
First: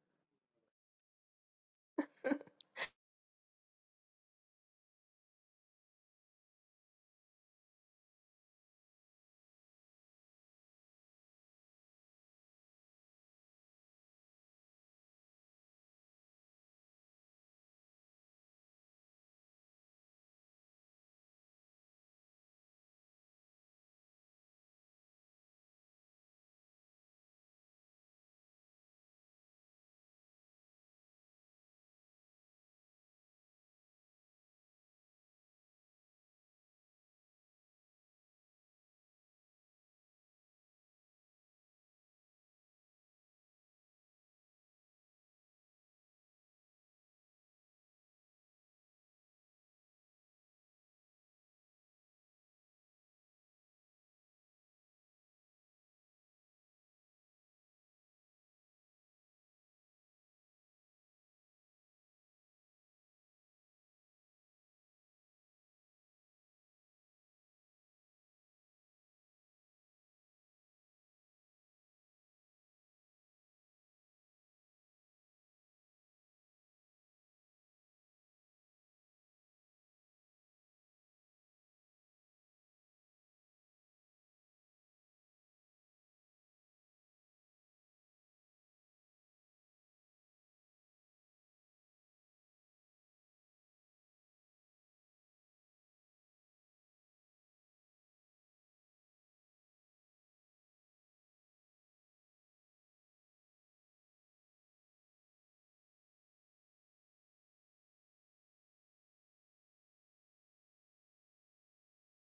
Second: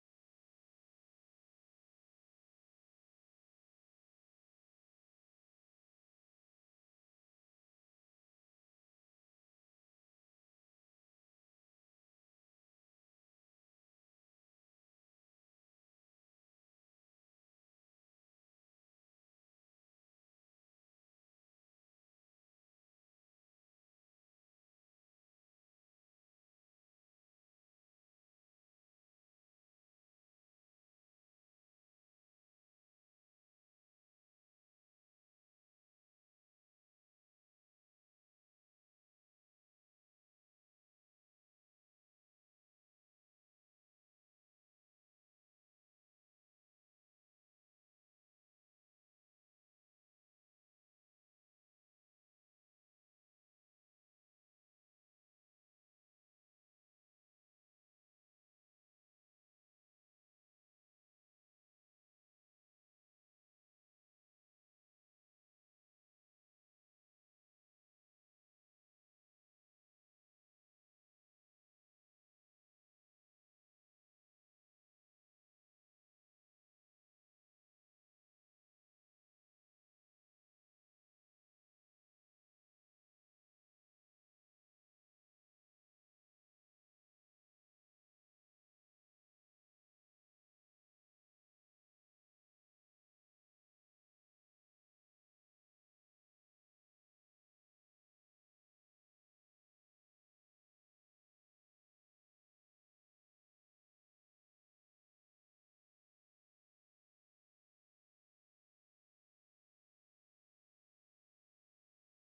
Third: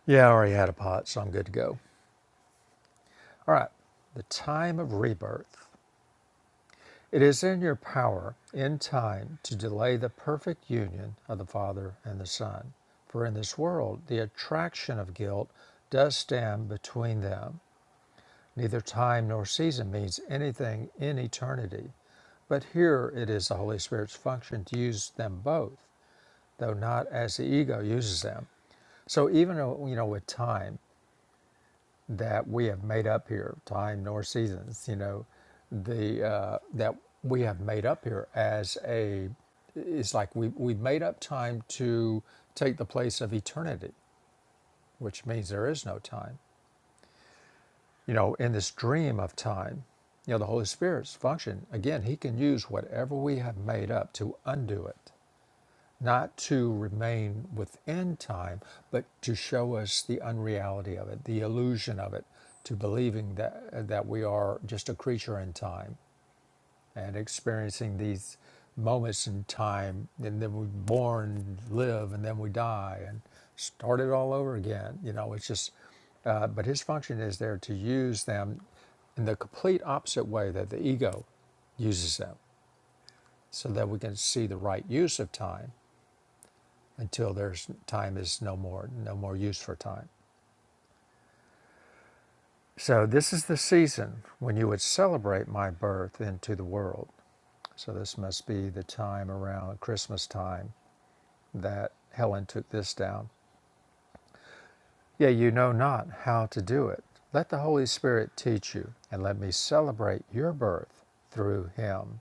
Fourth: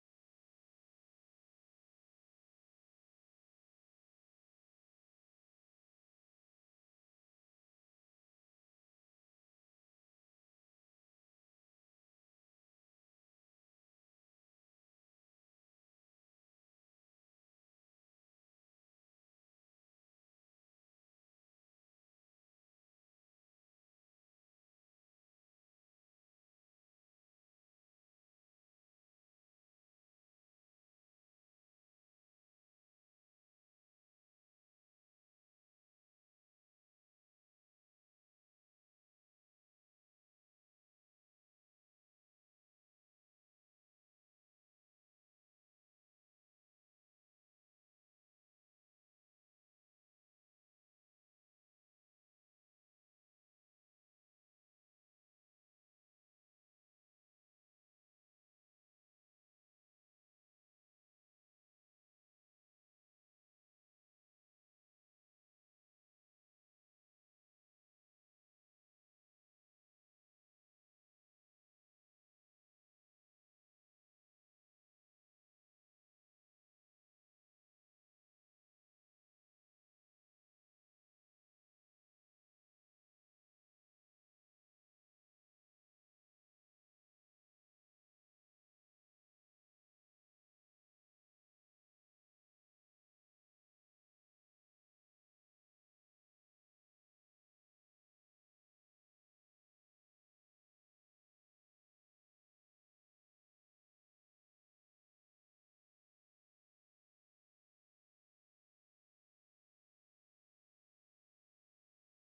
Speaker 1: Yeah, I already had a pot, so I'm good to go. All right. The time of rebirth. It is in your power, in time, to delay the perfect union of the Father and the Son. For in this world, the attraction of guilt does stand between them, Neither time nor season means anything in eternity, but here it is the Holy Spirit's function to use them both, though not as the ego uses them. So even uh, you know with time that we have made up here, time nor seasons, you know, the uh, that we have made up here as a it's like we we've made up time to take the place of eternity, which means there is no time you know, in this dream of time, you know, the Holy Spirit's function, again, he can use whatever we have made up to undo it, not to remain within time, but to show us the unreality of it, the illusion of it, to believing that that we are just a creature in time and experiencing these moments in time and then we are born live and then we die and start it all over again you know it's just uh, but his function is there to use them in the complete opposite way that the ego uses them so that we can see the right use of time until there's time is no more no more use for time so this is the season when you would celebrate my birth into the world so this must be the time around christmas time that Helen took this down. Yea, you know not how to do it. Let the Holy Spirit teach you, and let me celebrate your birth through him.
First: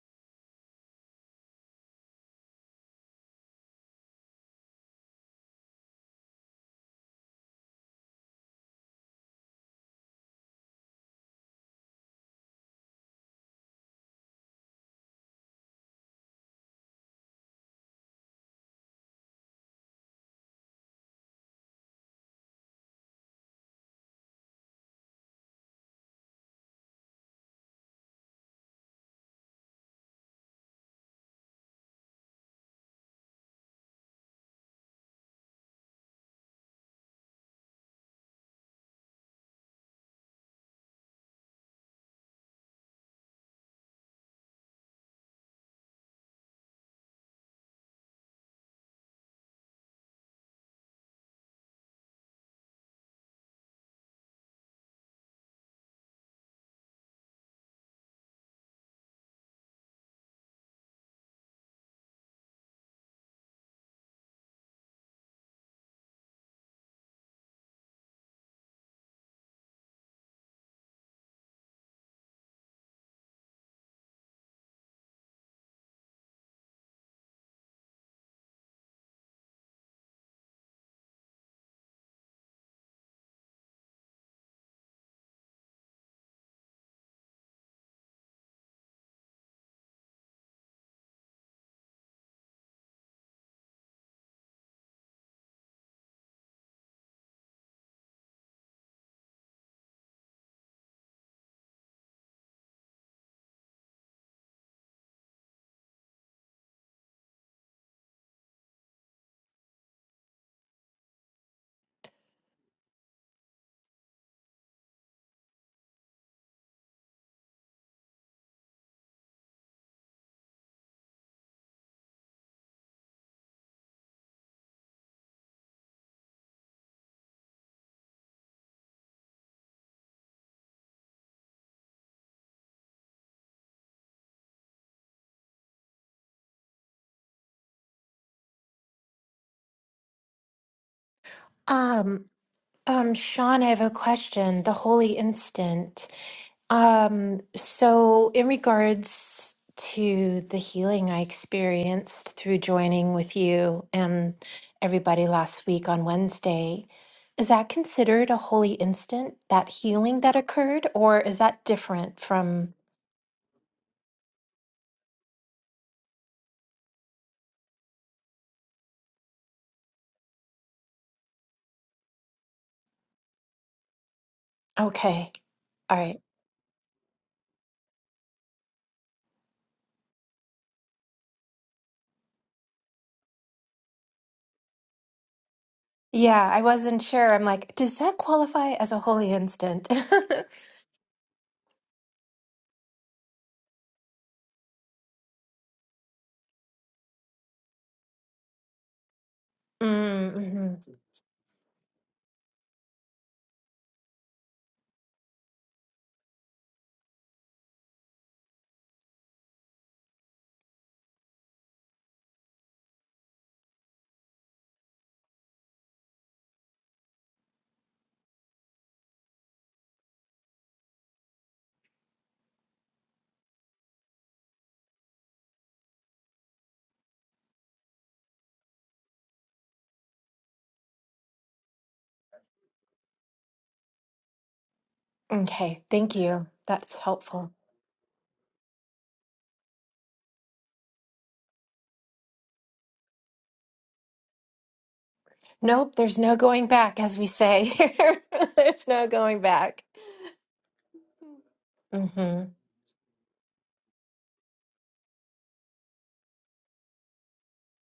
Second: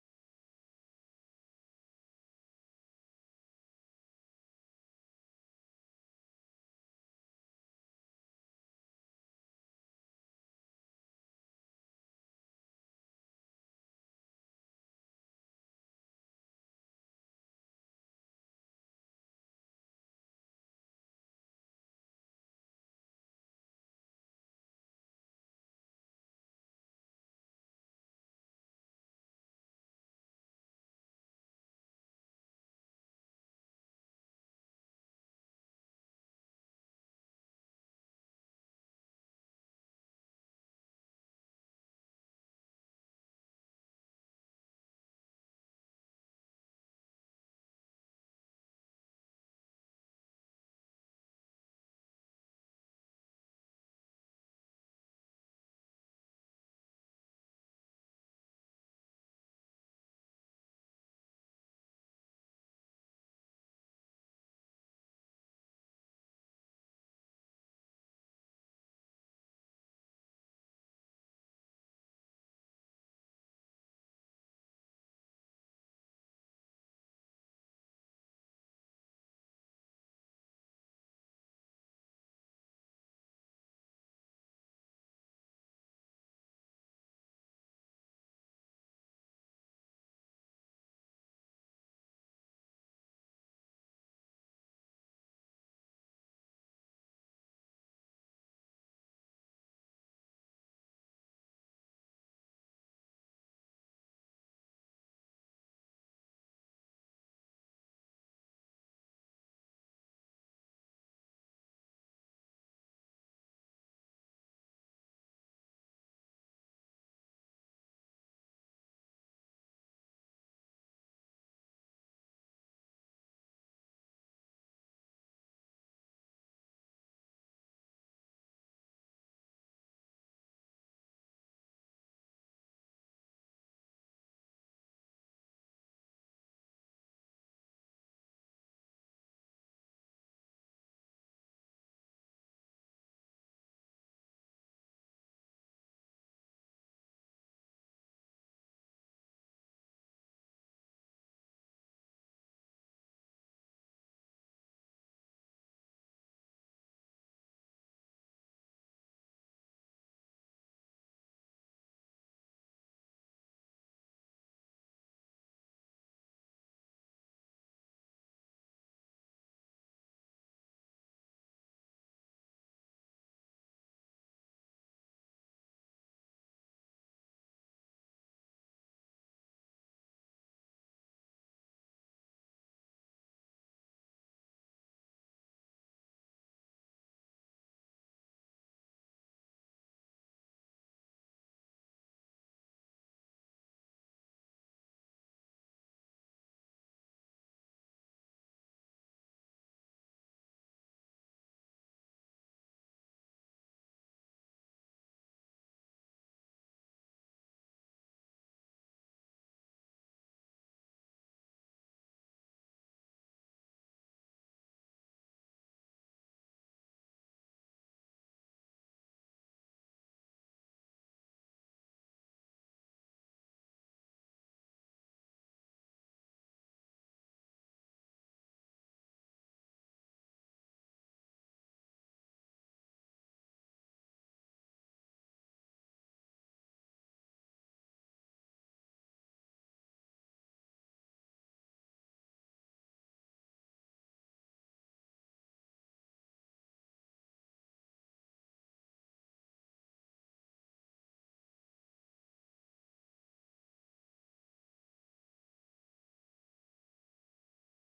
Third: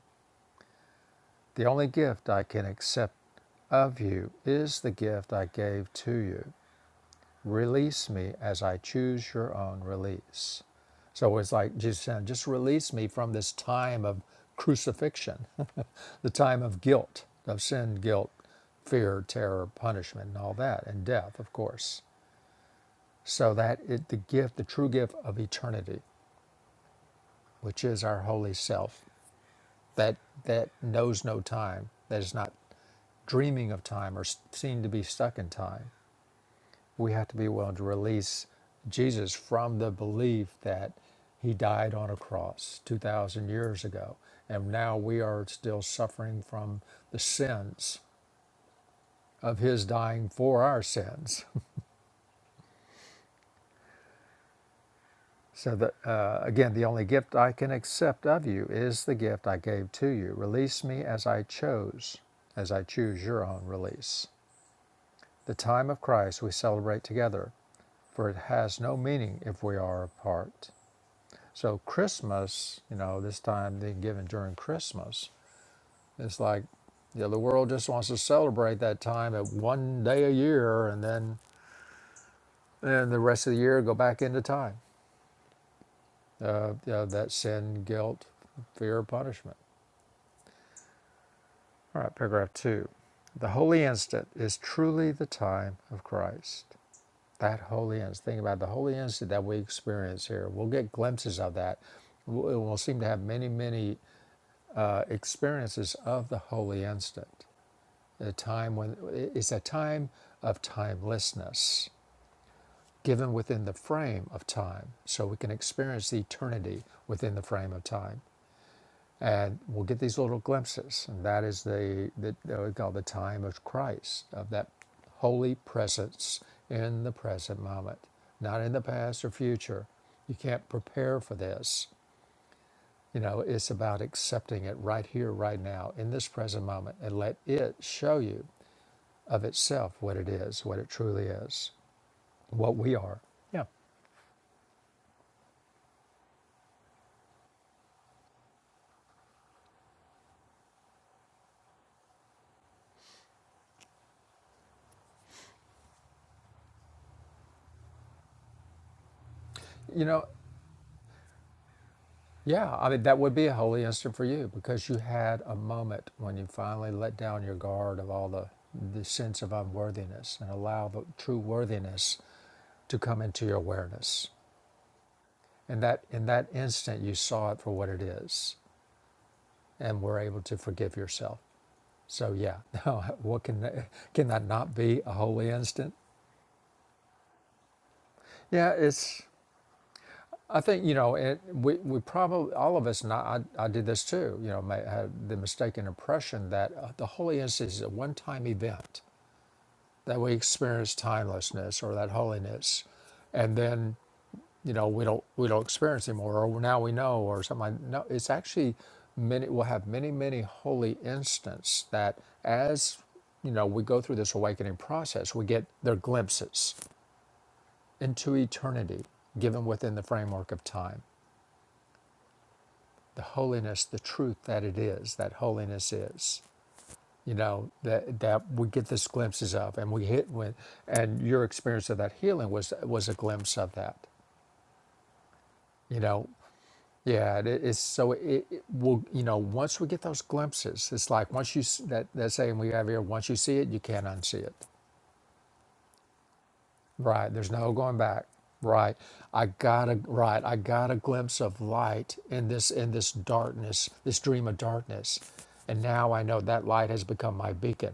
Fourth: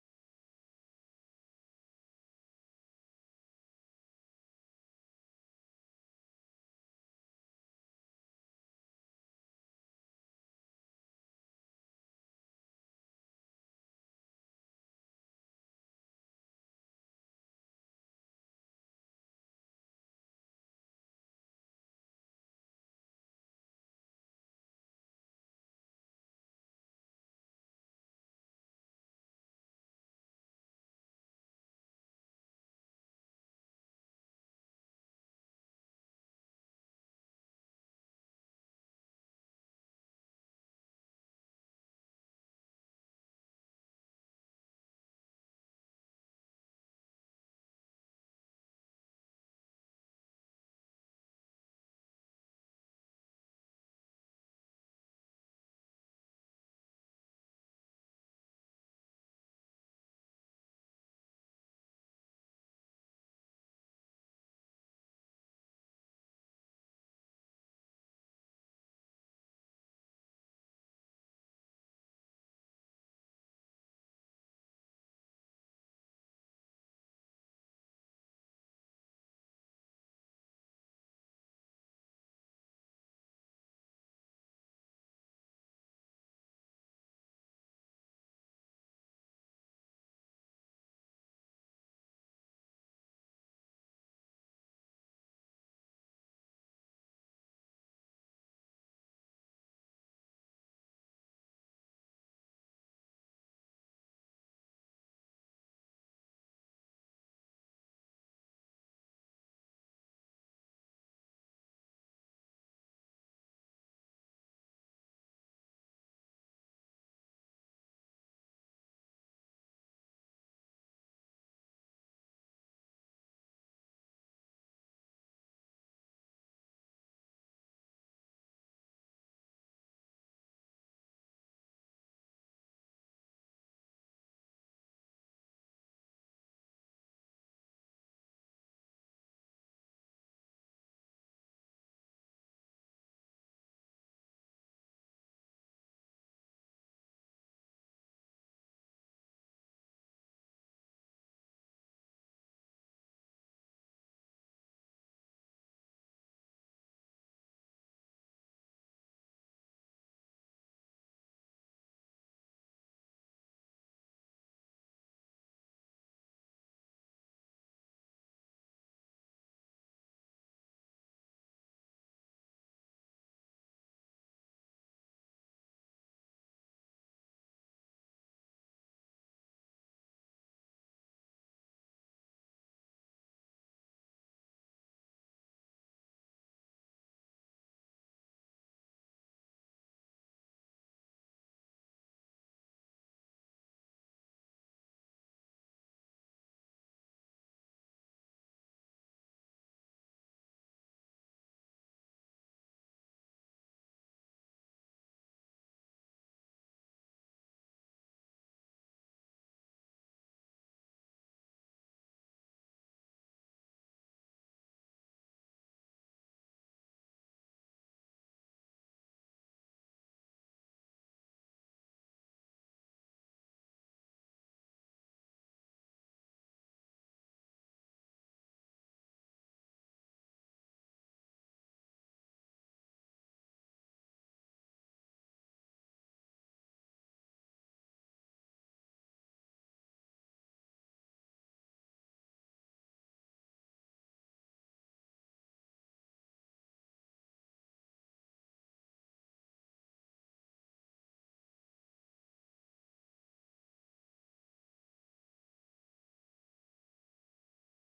Speaker 1: The only gift I can accept of you is the gift I gave to you. Release me as I choose your own release. So it's like Jesus saying, just release me from this time of crucifixion, the time of guilt, of sin, guilt, fear, terror, punishment, and all that, and death, of course. so that it, the gift, the true gift of eternity, which is our holy self, that that knows no time, that is not dreaming of time or seem to be stuck in time. We have to be willing to release Jesus from the belief that he died on a cross 2,000 years ago. And now we are still suffering from the sins of his dying for our sins. So that uh, again, the only gift I can accept of you is the gift I gave to you. Release me as I chose, as I choose your own release. The time of Christ we celebrate together, for it has no meaning if we are apart. So Christmas, you know, this time being given during Christmas, it's like, you know, the world just wants to celebrate that time at one day a year, and then and the rest of the year go back into time. Uh, you know, that sin, guilt, fear, punishment. All right, paragraph two. The holy instant is truly the time of Christ. That holy instant. Think about the holy instant that we experience here. We'll get glimpses of that. We'll seem to have many, many uh, experiences of the holy instant. A time when it's a time of timelessness, given within the frame of time, so we can experience the eternity within the frame of time. and we'll get these little glimpses and that is the, the that we call the time of christ of that holy presence in the present moment not in the past or future you can't prepare for this you know it's about accepting it right here right now in this present moment and let it show you of itself what it is what it truly is
Speaker 2: Um,
Speaker 1: what we
Speaker 2: Um,
Speaker 1: are
Speaker 2: Sean,
Speaker 1: yeah
Speaker 2: I have a question. The holy instant. Um, so in regards to the healing I experienced through joining with you and everybody last week on Wednesday, is that considered a holy instant, that
Speaker 1: you
Speaker 2: healing
Speaker 1: know
Speaker 2: that occurred, or is that different from,
Speaker 1: Yeah, I mean, that would be a holy instant for you because you had a moment when you finally let down your guard of all the, the sense of unworthiness and allow the true worthiness to come into your awareness.
Speaker 2: okay,
Speaker 1: And
Speaker 2: all
Speaker 1: that
Speaker 2: right.
Speaker 1: in that instant, you saw it for what it is and were able to forgive yourself. So yeah, no, what can can that not be a holy instant?
Speaker 2: Yeah, I wasn't sure. I'm like, does that
Speaker 1: Yeah,
Speaker 2: qualify as a
Speaker 1: it's
Speaker 2: holy instant?
Speaker 1: I think you know, it, we we probably all of us, and I, I I did this too. You know, may had the mistaken impression that uh, the holiness is a one-time event that we
Speaker 2: mm-hmm.
Speaker 1: experience timelessness or that holiness, and then you know we don't we don't experience anymore, or now we know, or something. Like, that. no, it's actually many. We'll have many many holy instances that as you know we go through this awakening process, we get their glimpses into eternity given within the framework of time the holiness, the truth that it is, that holiness is. You know that that we get these glimpses of, and we hit with, and your experience of that healing was was a glimpse of that.
Speaker 2: Okay,
Speaker 1: You
Speaker 2: thank
Speaker 1: know,
Speaker 2: you. That's
Speaker 1: yeah,
Speaker 2: helpful.
Speaker 1: it, it's so it, it will. You know, once we get those glimpses, it's like once you s- that that saying we have here, once you see it, you can't unsee it.
Speaker 2: Nope, there's no going back, as we
Speaker 1: Right. There's
Speaker 2: say
Speaker 1: no going
Speaker 2: here.
Speaker 1: back.
Speaker 2: There's
Speaker 1: Right.
Speaker 2: no going
Speaker 1: I
Speaker 2: back.
Speaker 1: got a right. I got a glimpse of light
Speaker 2: hmm
Speaker 1: in this in this darkness, this dream of darkness. And now I know that light has become my beacon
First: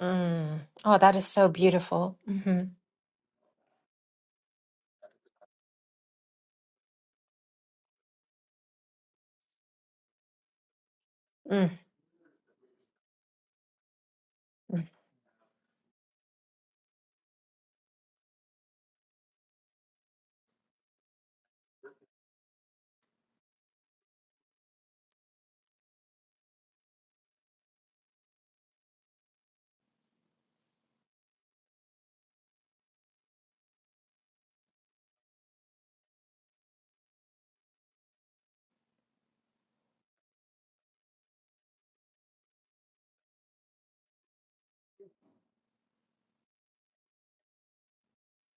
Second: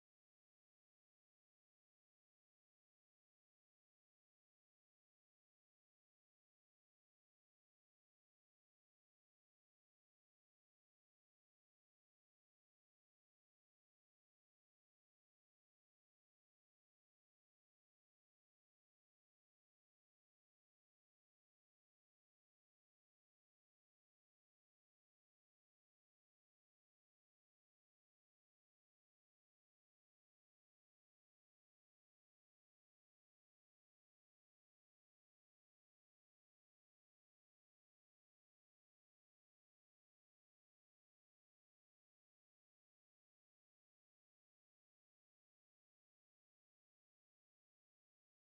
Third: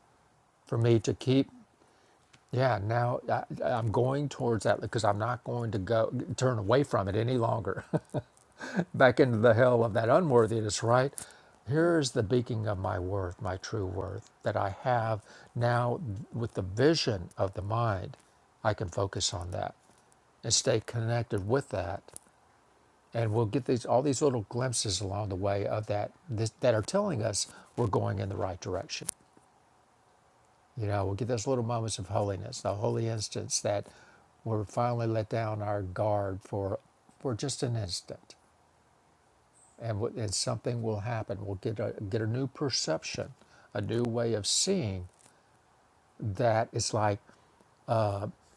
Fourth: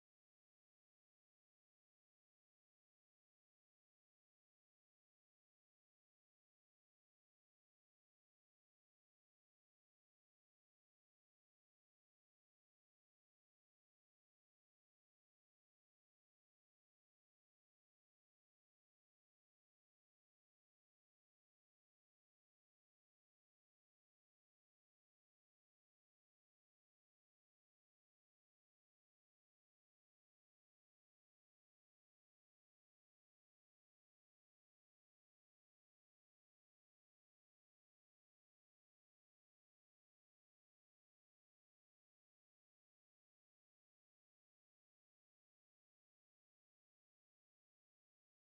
Speaker 2: Mm.
Speaker 1: for
Speaker 2: Oh,
Speaker 1: me to
Speaker 2: that is so
Speaker 1: keep.
Speaker 2: beautiful. hmm
Speaker 1: Yeah, now I, I'm going towards that because I'm not going to go turn away from it any longer. back into the hell of that unworthiness, right?
Speaker 2: Mm.
Speaker 1: Here's the beacon of my worth, my true worth that I have now with the vision of the mind. I can focus on that and stay connected with that. And we'll get these all these little glimpses along the way of that this, that are telling us we're going in the right direction. You know, we'll get those little moments of holiness, the holy instance that we're finally let down our guard for for just an instant and, and something will happen. We'll get a, get a new perception, a new way of seeing that it's like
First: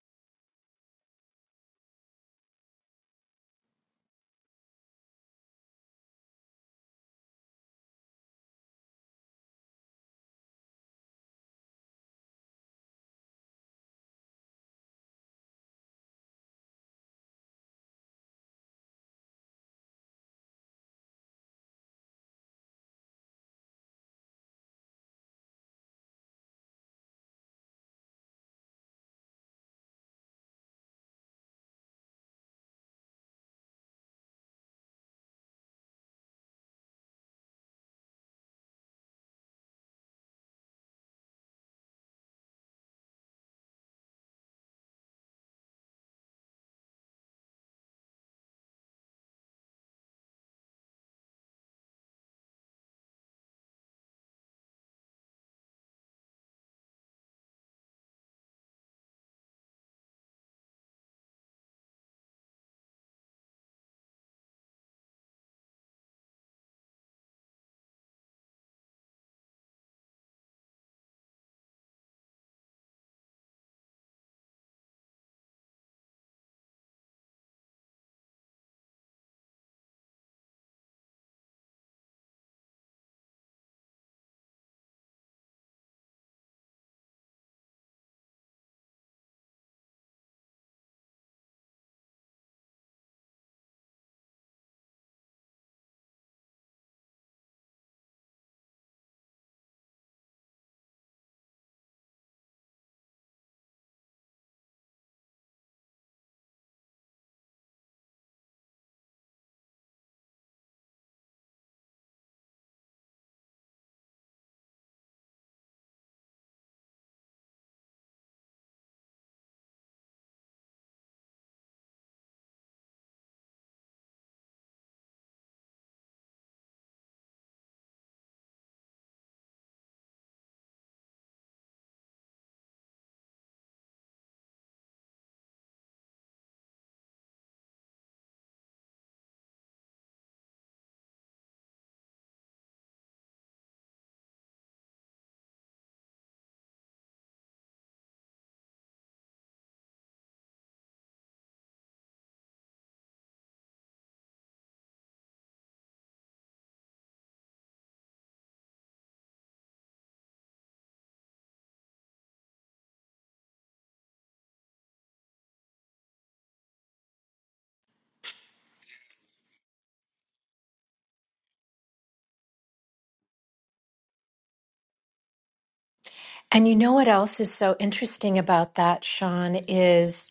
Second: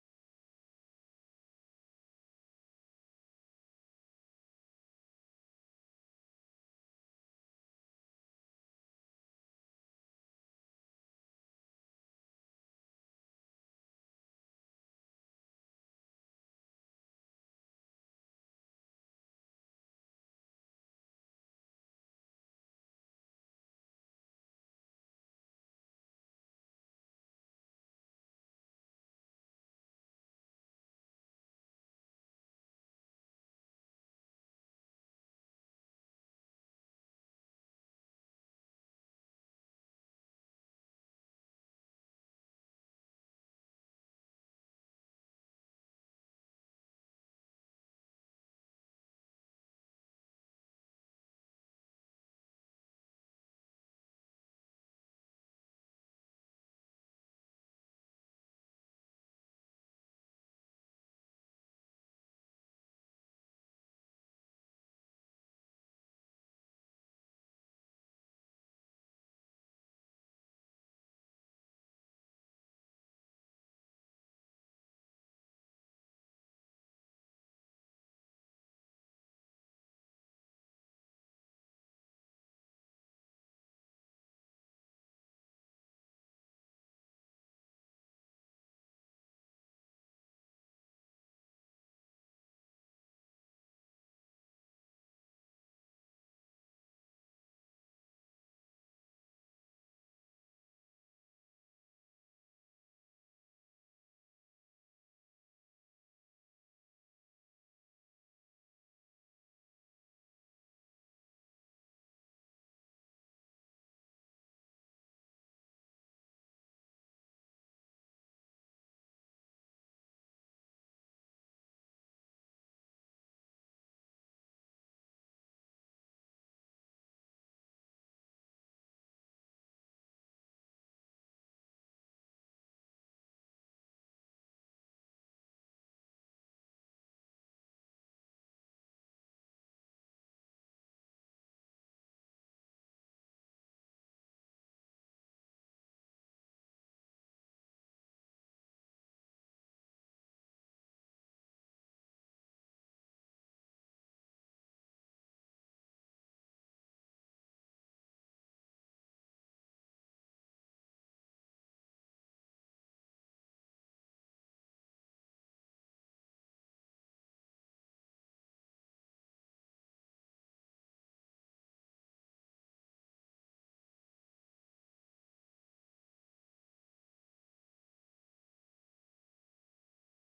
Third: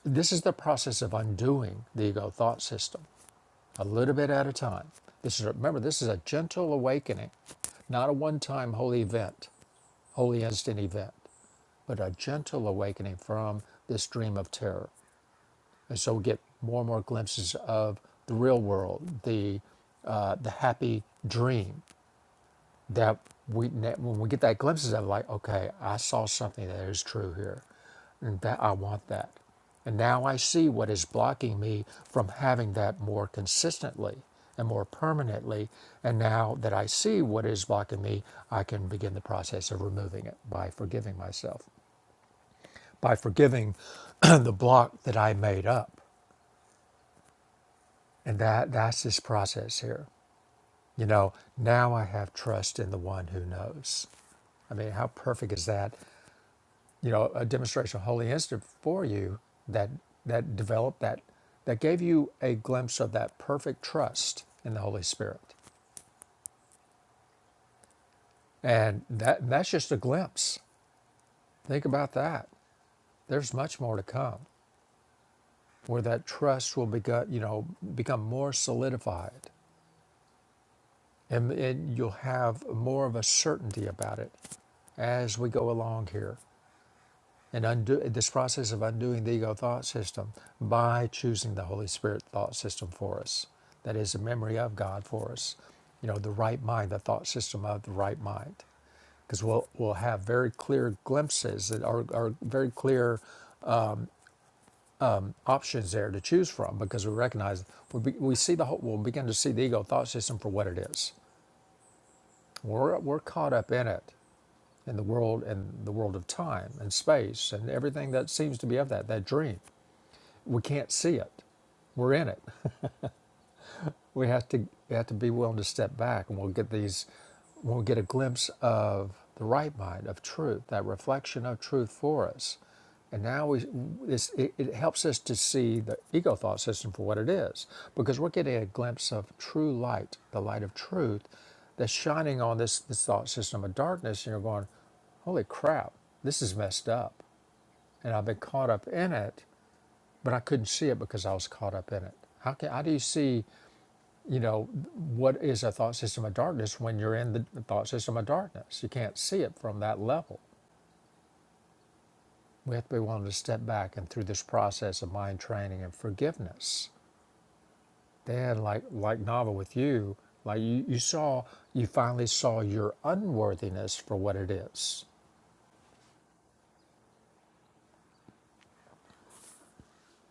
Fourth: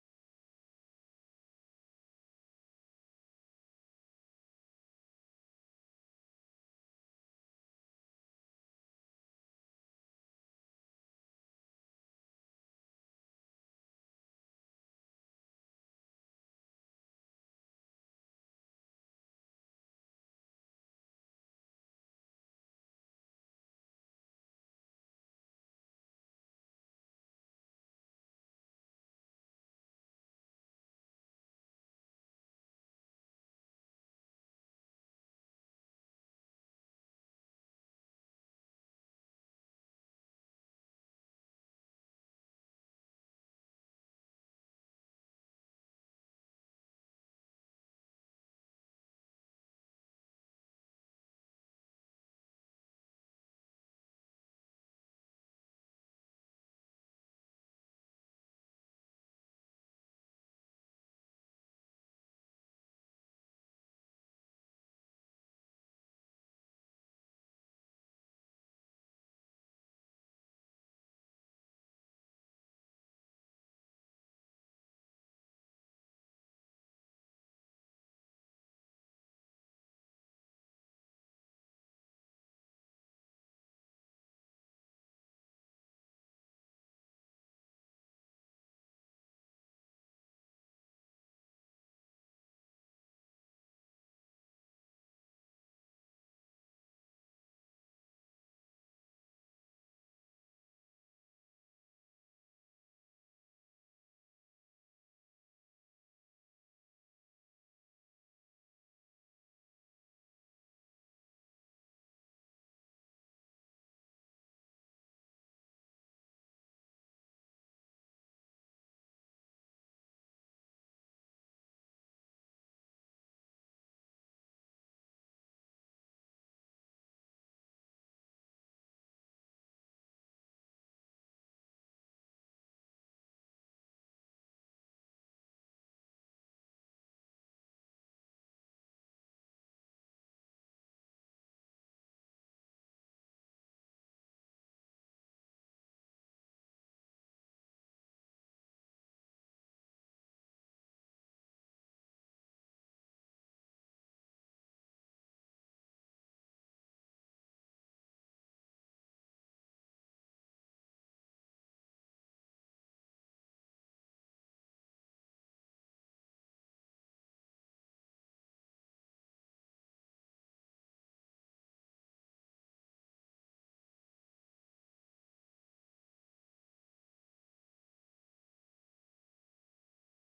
Speaker 1: this is the process of undoing the ego thought system, a little bit at a time. This is remember this is a gentle awakening, not a one-time holy event, holy instant event, but a gentle awakening from this dream of terror. And so we get more and more glimpses of the real world, the uh, the happy dream that we when we get that glimpses of like okay i saw something that is true here and that i want that and now i see what is blocking me from having that more consistently and more permanently and now that i see what is blocking me i can begin the process of removing it by forgiving myself by forgiving the block that i made up and that that's this process here you know now i have trust in the one who knows I mean, how perfect is that? you know, a demonstration of Holy Instant for you that that developed that that gave you a glimpse of that perfect trust in the Holy Spirit. And that that's just a glimpse. Think about that. There's much more to come where that trust will become, you know, become more solidified and, and you'll have more of a certainty about it as we go along here. and undo this process of undoing the ego thought system by choosing the Holy Spirit thought system for us. That is the memory of God for us. You know, the right mind, the thought system of the right mind. Because we'll, we'll have very clear glimpses that are, are very clear options there to choose from because we recognize, we, be, we see the whole, we'll begin to see the ego thought system for what it is. We're, we're caught up in it, in the world, in the world of time and space and everything that seems to be of that, that dream we can't see it. We're in it. We have to we have to be willing to step back, and we'll get these. We'll get a glimpse of the right mind of truth, that reflection of truth for us, and now we this it, it helps us to see the ego thought system for what it is, because we're getting a glimpse of true light, the light of truth, that's shining on this this thought system of darkness, and you're going, holy crap, this is messed up, and I've been caught up in it but I couldn't see it because I was caught up in it. How can how do you see, you know, what is a thought system of darkness when you're in the thought system of darkness? You can't see it from that level. We have to be willing to step back and through this process of mind training and forgiveness. Then like like Nava with you, like you, you saw you finally saw your unworthiness for what it is.
Speaker 2: And you know what else is so interesting about that, Sean, is.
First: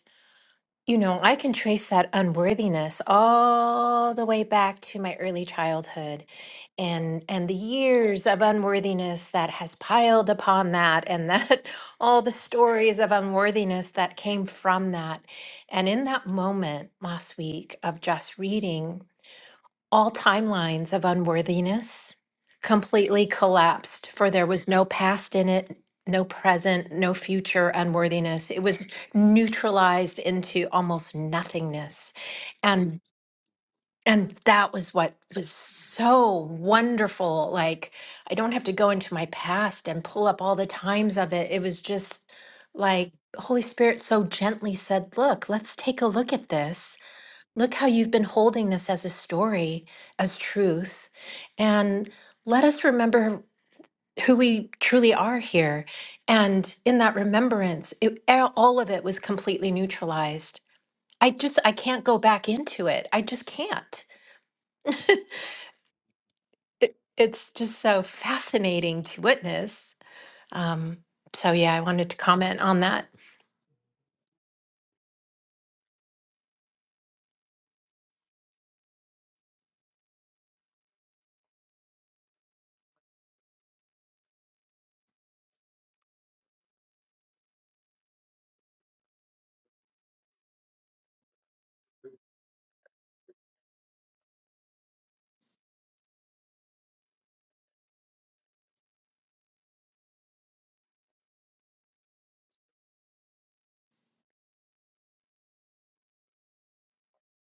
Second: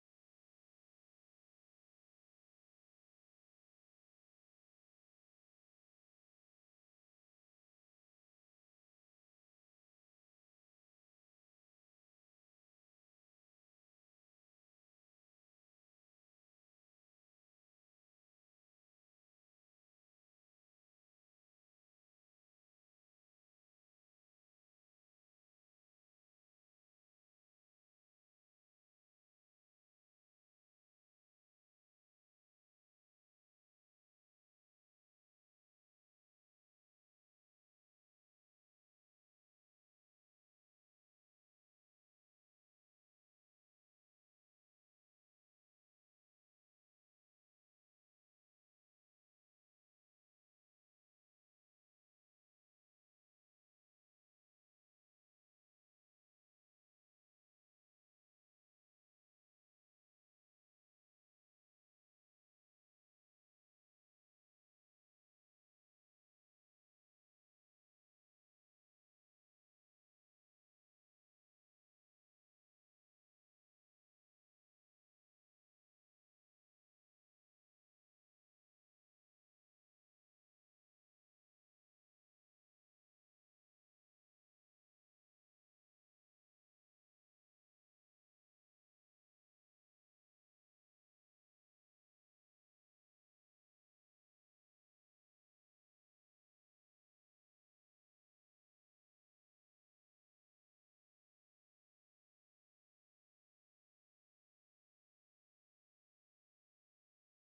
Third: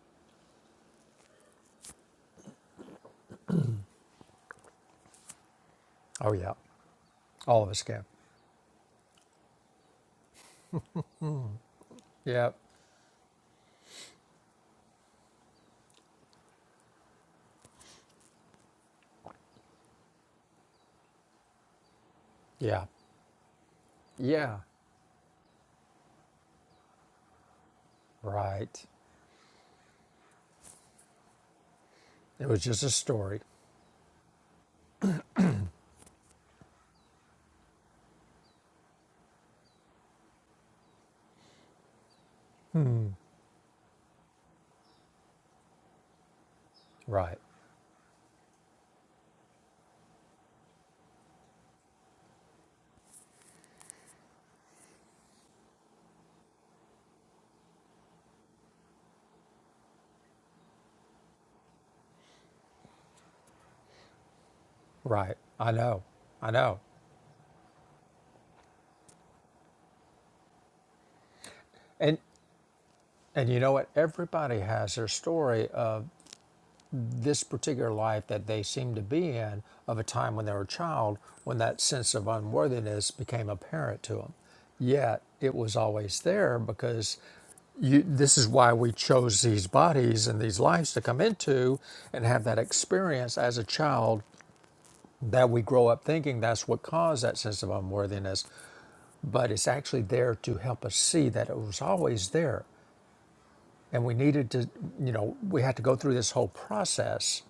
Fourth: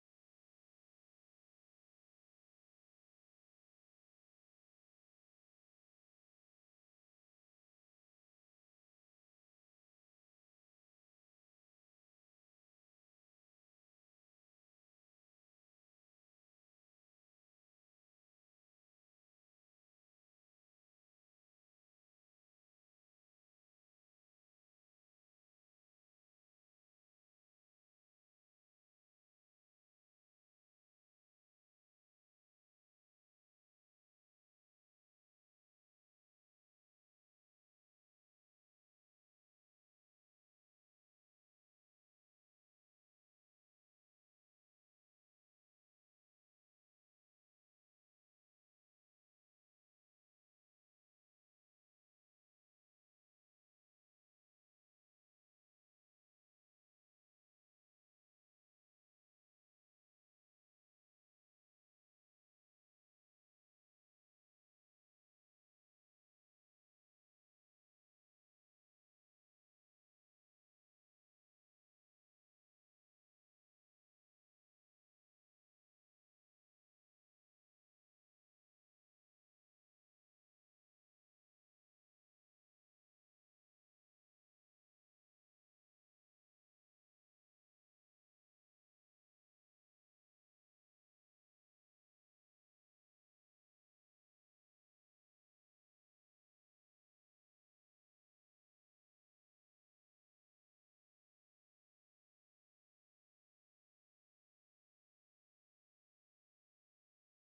Speaker 2: You know, I can trace that unworthiness all the way back to my early childhood
Speaker 1: Oh yeah.
Speaker 2: and and the
Speaker 1: All of us can.
Speaker 2: years of unworthiness that has piled upon that and that all the
Speaker 1: Yeah.
Speaker 2: stories of unworthiness that came from that. And in that moment last week of just reading all timelines of unworthiness
Speaker 1: Yeah.
Speaker 2: completely collapsed, for there
Speaker 1: Yeah.
Speaker 2: was no past in it, no present, no future unworthiness. It
Speaker 1: Right.
Speaker 2: was neutralized into almost nothingness.
Speaker 1: It was just a
Speaker 2: And
Speaker 1: story.
Speaker 2: and that was what was so wonderful. Like I don't have to go into my past and pull up all the times of it. It was just like Holy Spirit so gently said, "Look, let's take a look at this."
Speaker 1: Right.
Speaker 2: Look how you've been holding this as a story, as truth. And let us remember who we truly are here. And in that remembrance, it, all of it was completely neutralized. I just, I can't go back into it. I just can't.
Speaker 1: Right. I know. I know.
Speaker 2: It, it's just so fascinating to witness. Um, so, yeah, I wanted to
Speaker 1: And
Speaker 2: comment on that.
Speaker 1: and you know what? Everybody has their story of this particular life that they seem to be in of a time when they were a child when that sense of unworthiness became apparent to them. Yet it was always there because you, this is why we chose these bodies and these lives to come into and have that experience as a child that we grow up thinking that's what caused that sense of unworthiness. But it's actually there to help us see that it was always there and we needed to you know we had to go through this whole process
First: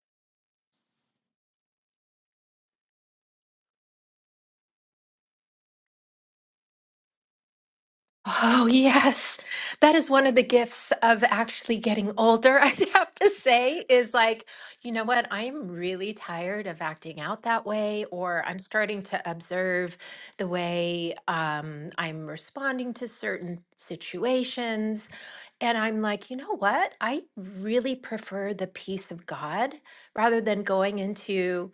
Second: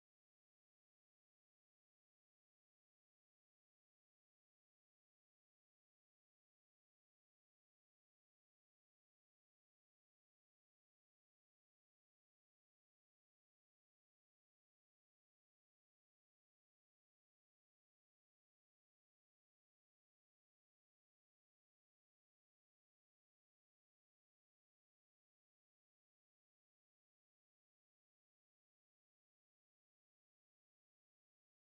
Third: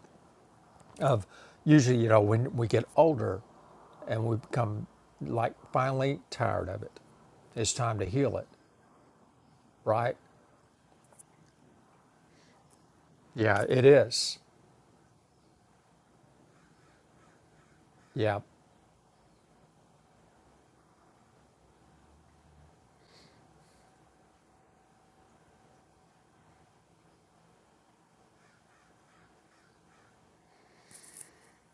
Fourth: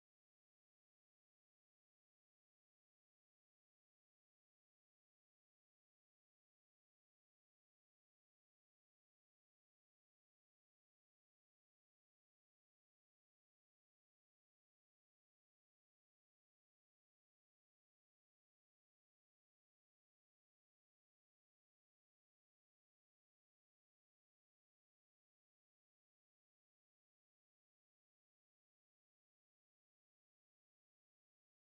Speaker 1: of usually you know when we get older and we become like finally tired of it it's time to heal it
Speaker 2: Oh, yes. That is
Speaker 1: right
Speaker 2: one of the gifts of actually getting older, I'd have to
Speaker 1: yeah
Speaker 2: say,
Speaker 1: it
Speaker 2: is
Speaker 1: is
Speaker 2: like, you know what? I'm really tired of acting out that way,
Speaker 1: yeah
Speaker 2: or I'm starting to observe the way um, I'm responding to certain situations. And I'm like, you know what? I really prefer the peace of God rather than going into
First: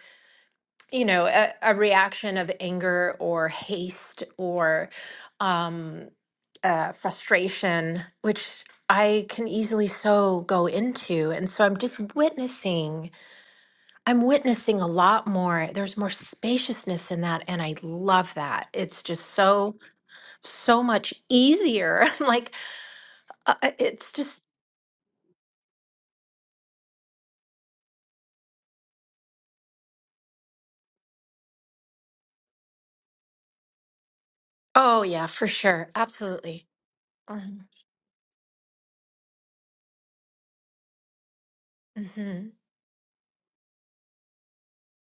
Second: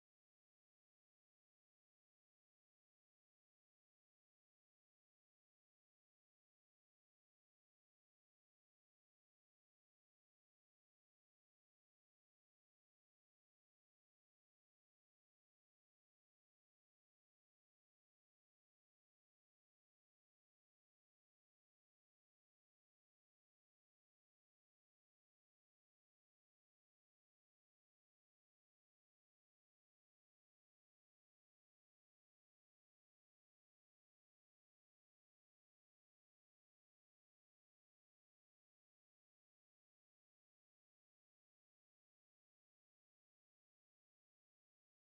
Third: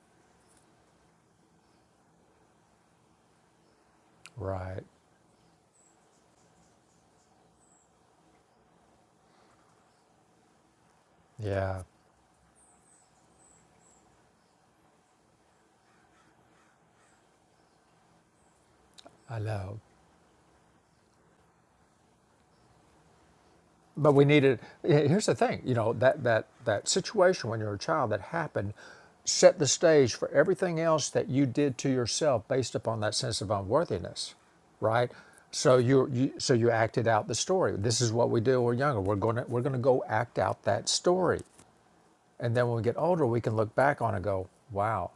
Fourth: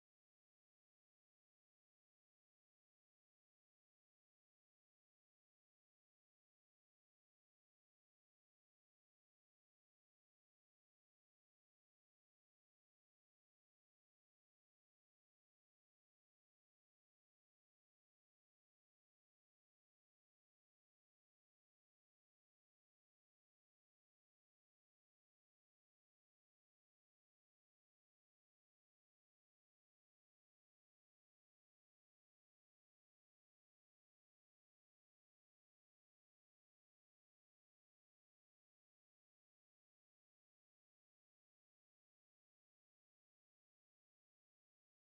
Speaker 2: you know a, a reaction of anger or haste
Speaker 1: right
Speaker 2: or um uh frustration which i can easily so go into and so i'm
Speaker 1: yeah
Speaker 2: just witnessing i'm witnessing a lot more there's more spaciousness in that and i love that it's just
Speaker 1: i
Speaker 2: so
Speaker 1: know
Speaker 2: so much easier i'm like uh, uh,
Speaker 1: But
Speaker 2: it's
Speaker 1: we
Speaker 2: just
Speaker 1: needed. Here's the thing, you know that that that situation when you're a child that happened set the stage for everything else that you did to yourself based upon that sense of unworthiness,
Speaker 2: oh
Speaker 1: right?
Speaker 2: yeah for
Speaker 1: So
Speaker 2: sure
Speaker 1: you, you so
Speaker 2: absolutely
Speaker 1: you acted out the
Speaker 2: hmm
Speaker 1: story. This is what we do. when We're younger. We're gonna we're gonna go act out that story, and
Speaker 2: and
Speaker 1: then when we get older, we can look back on it and go, wow,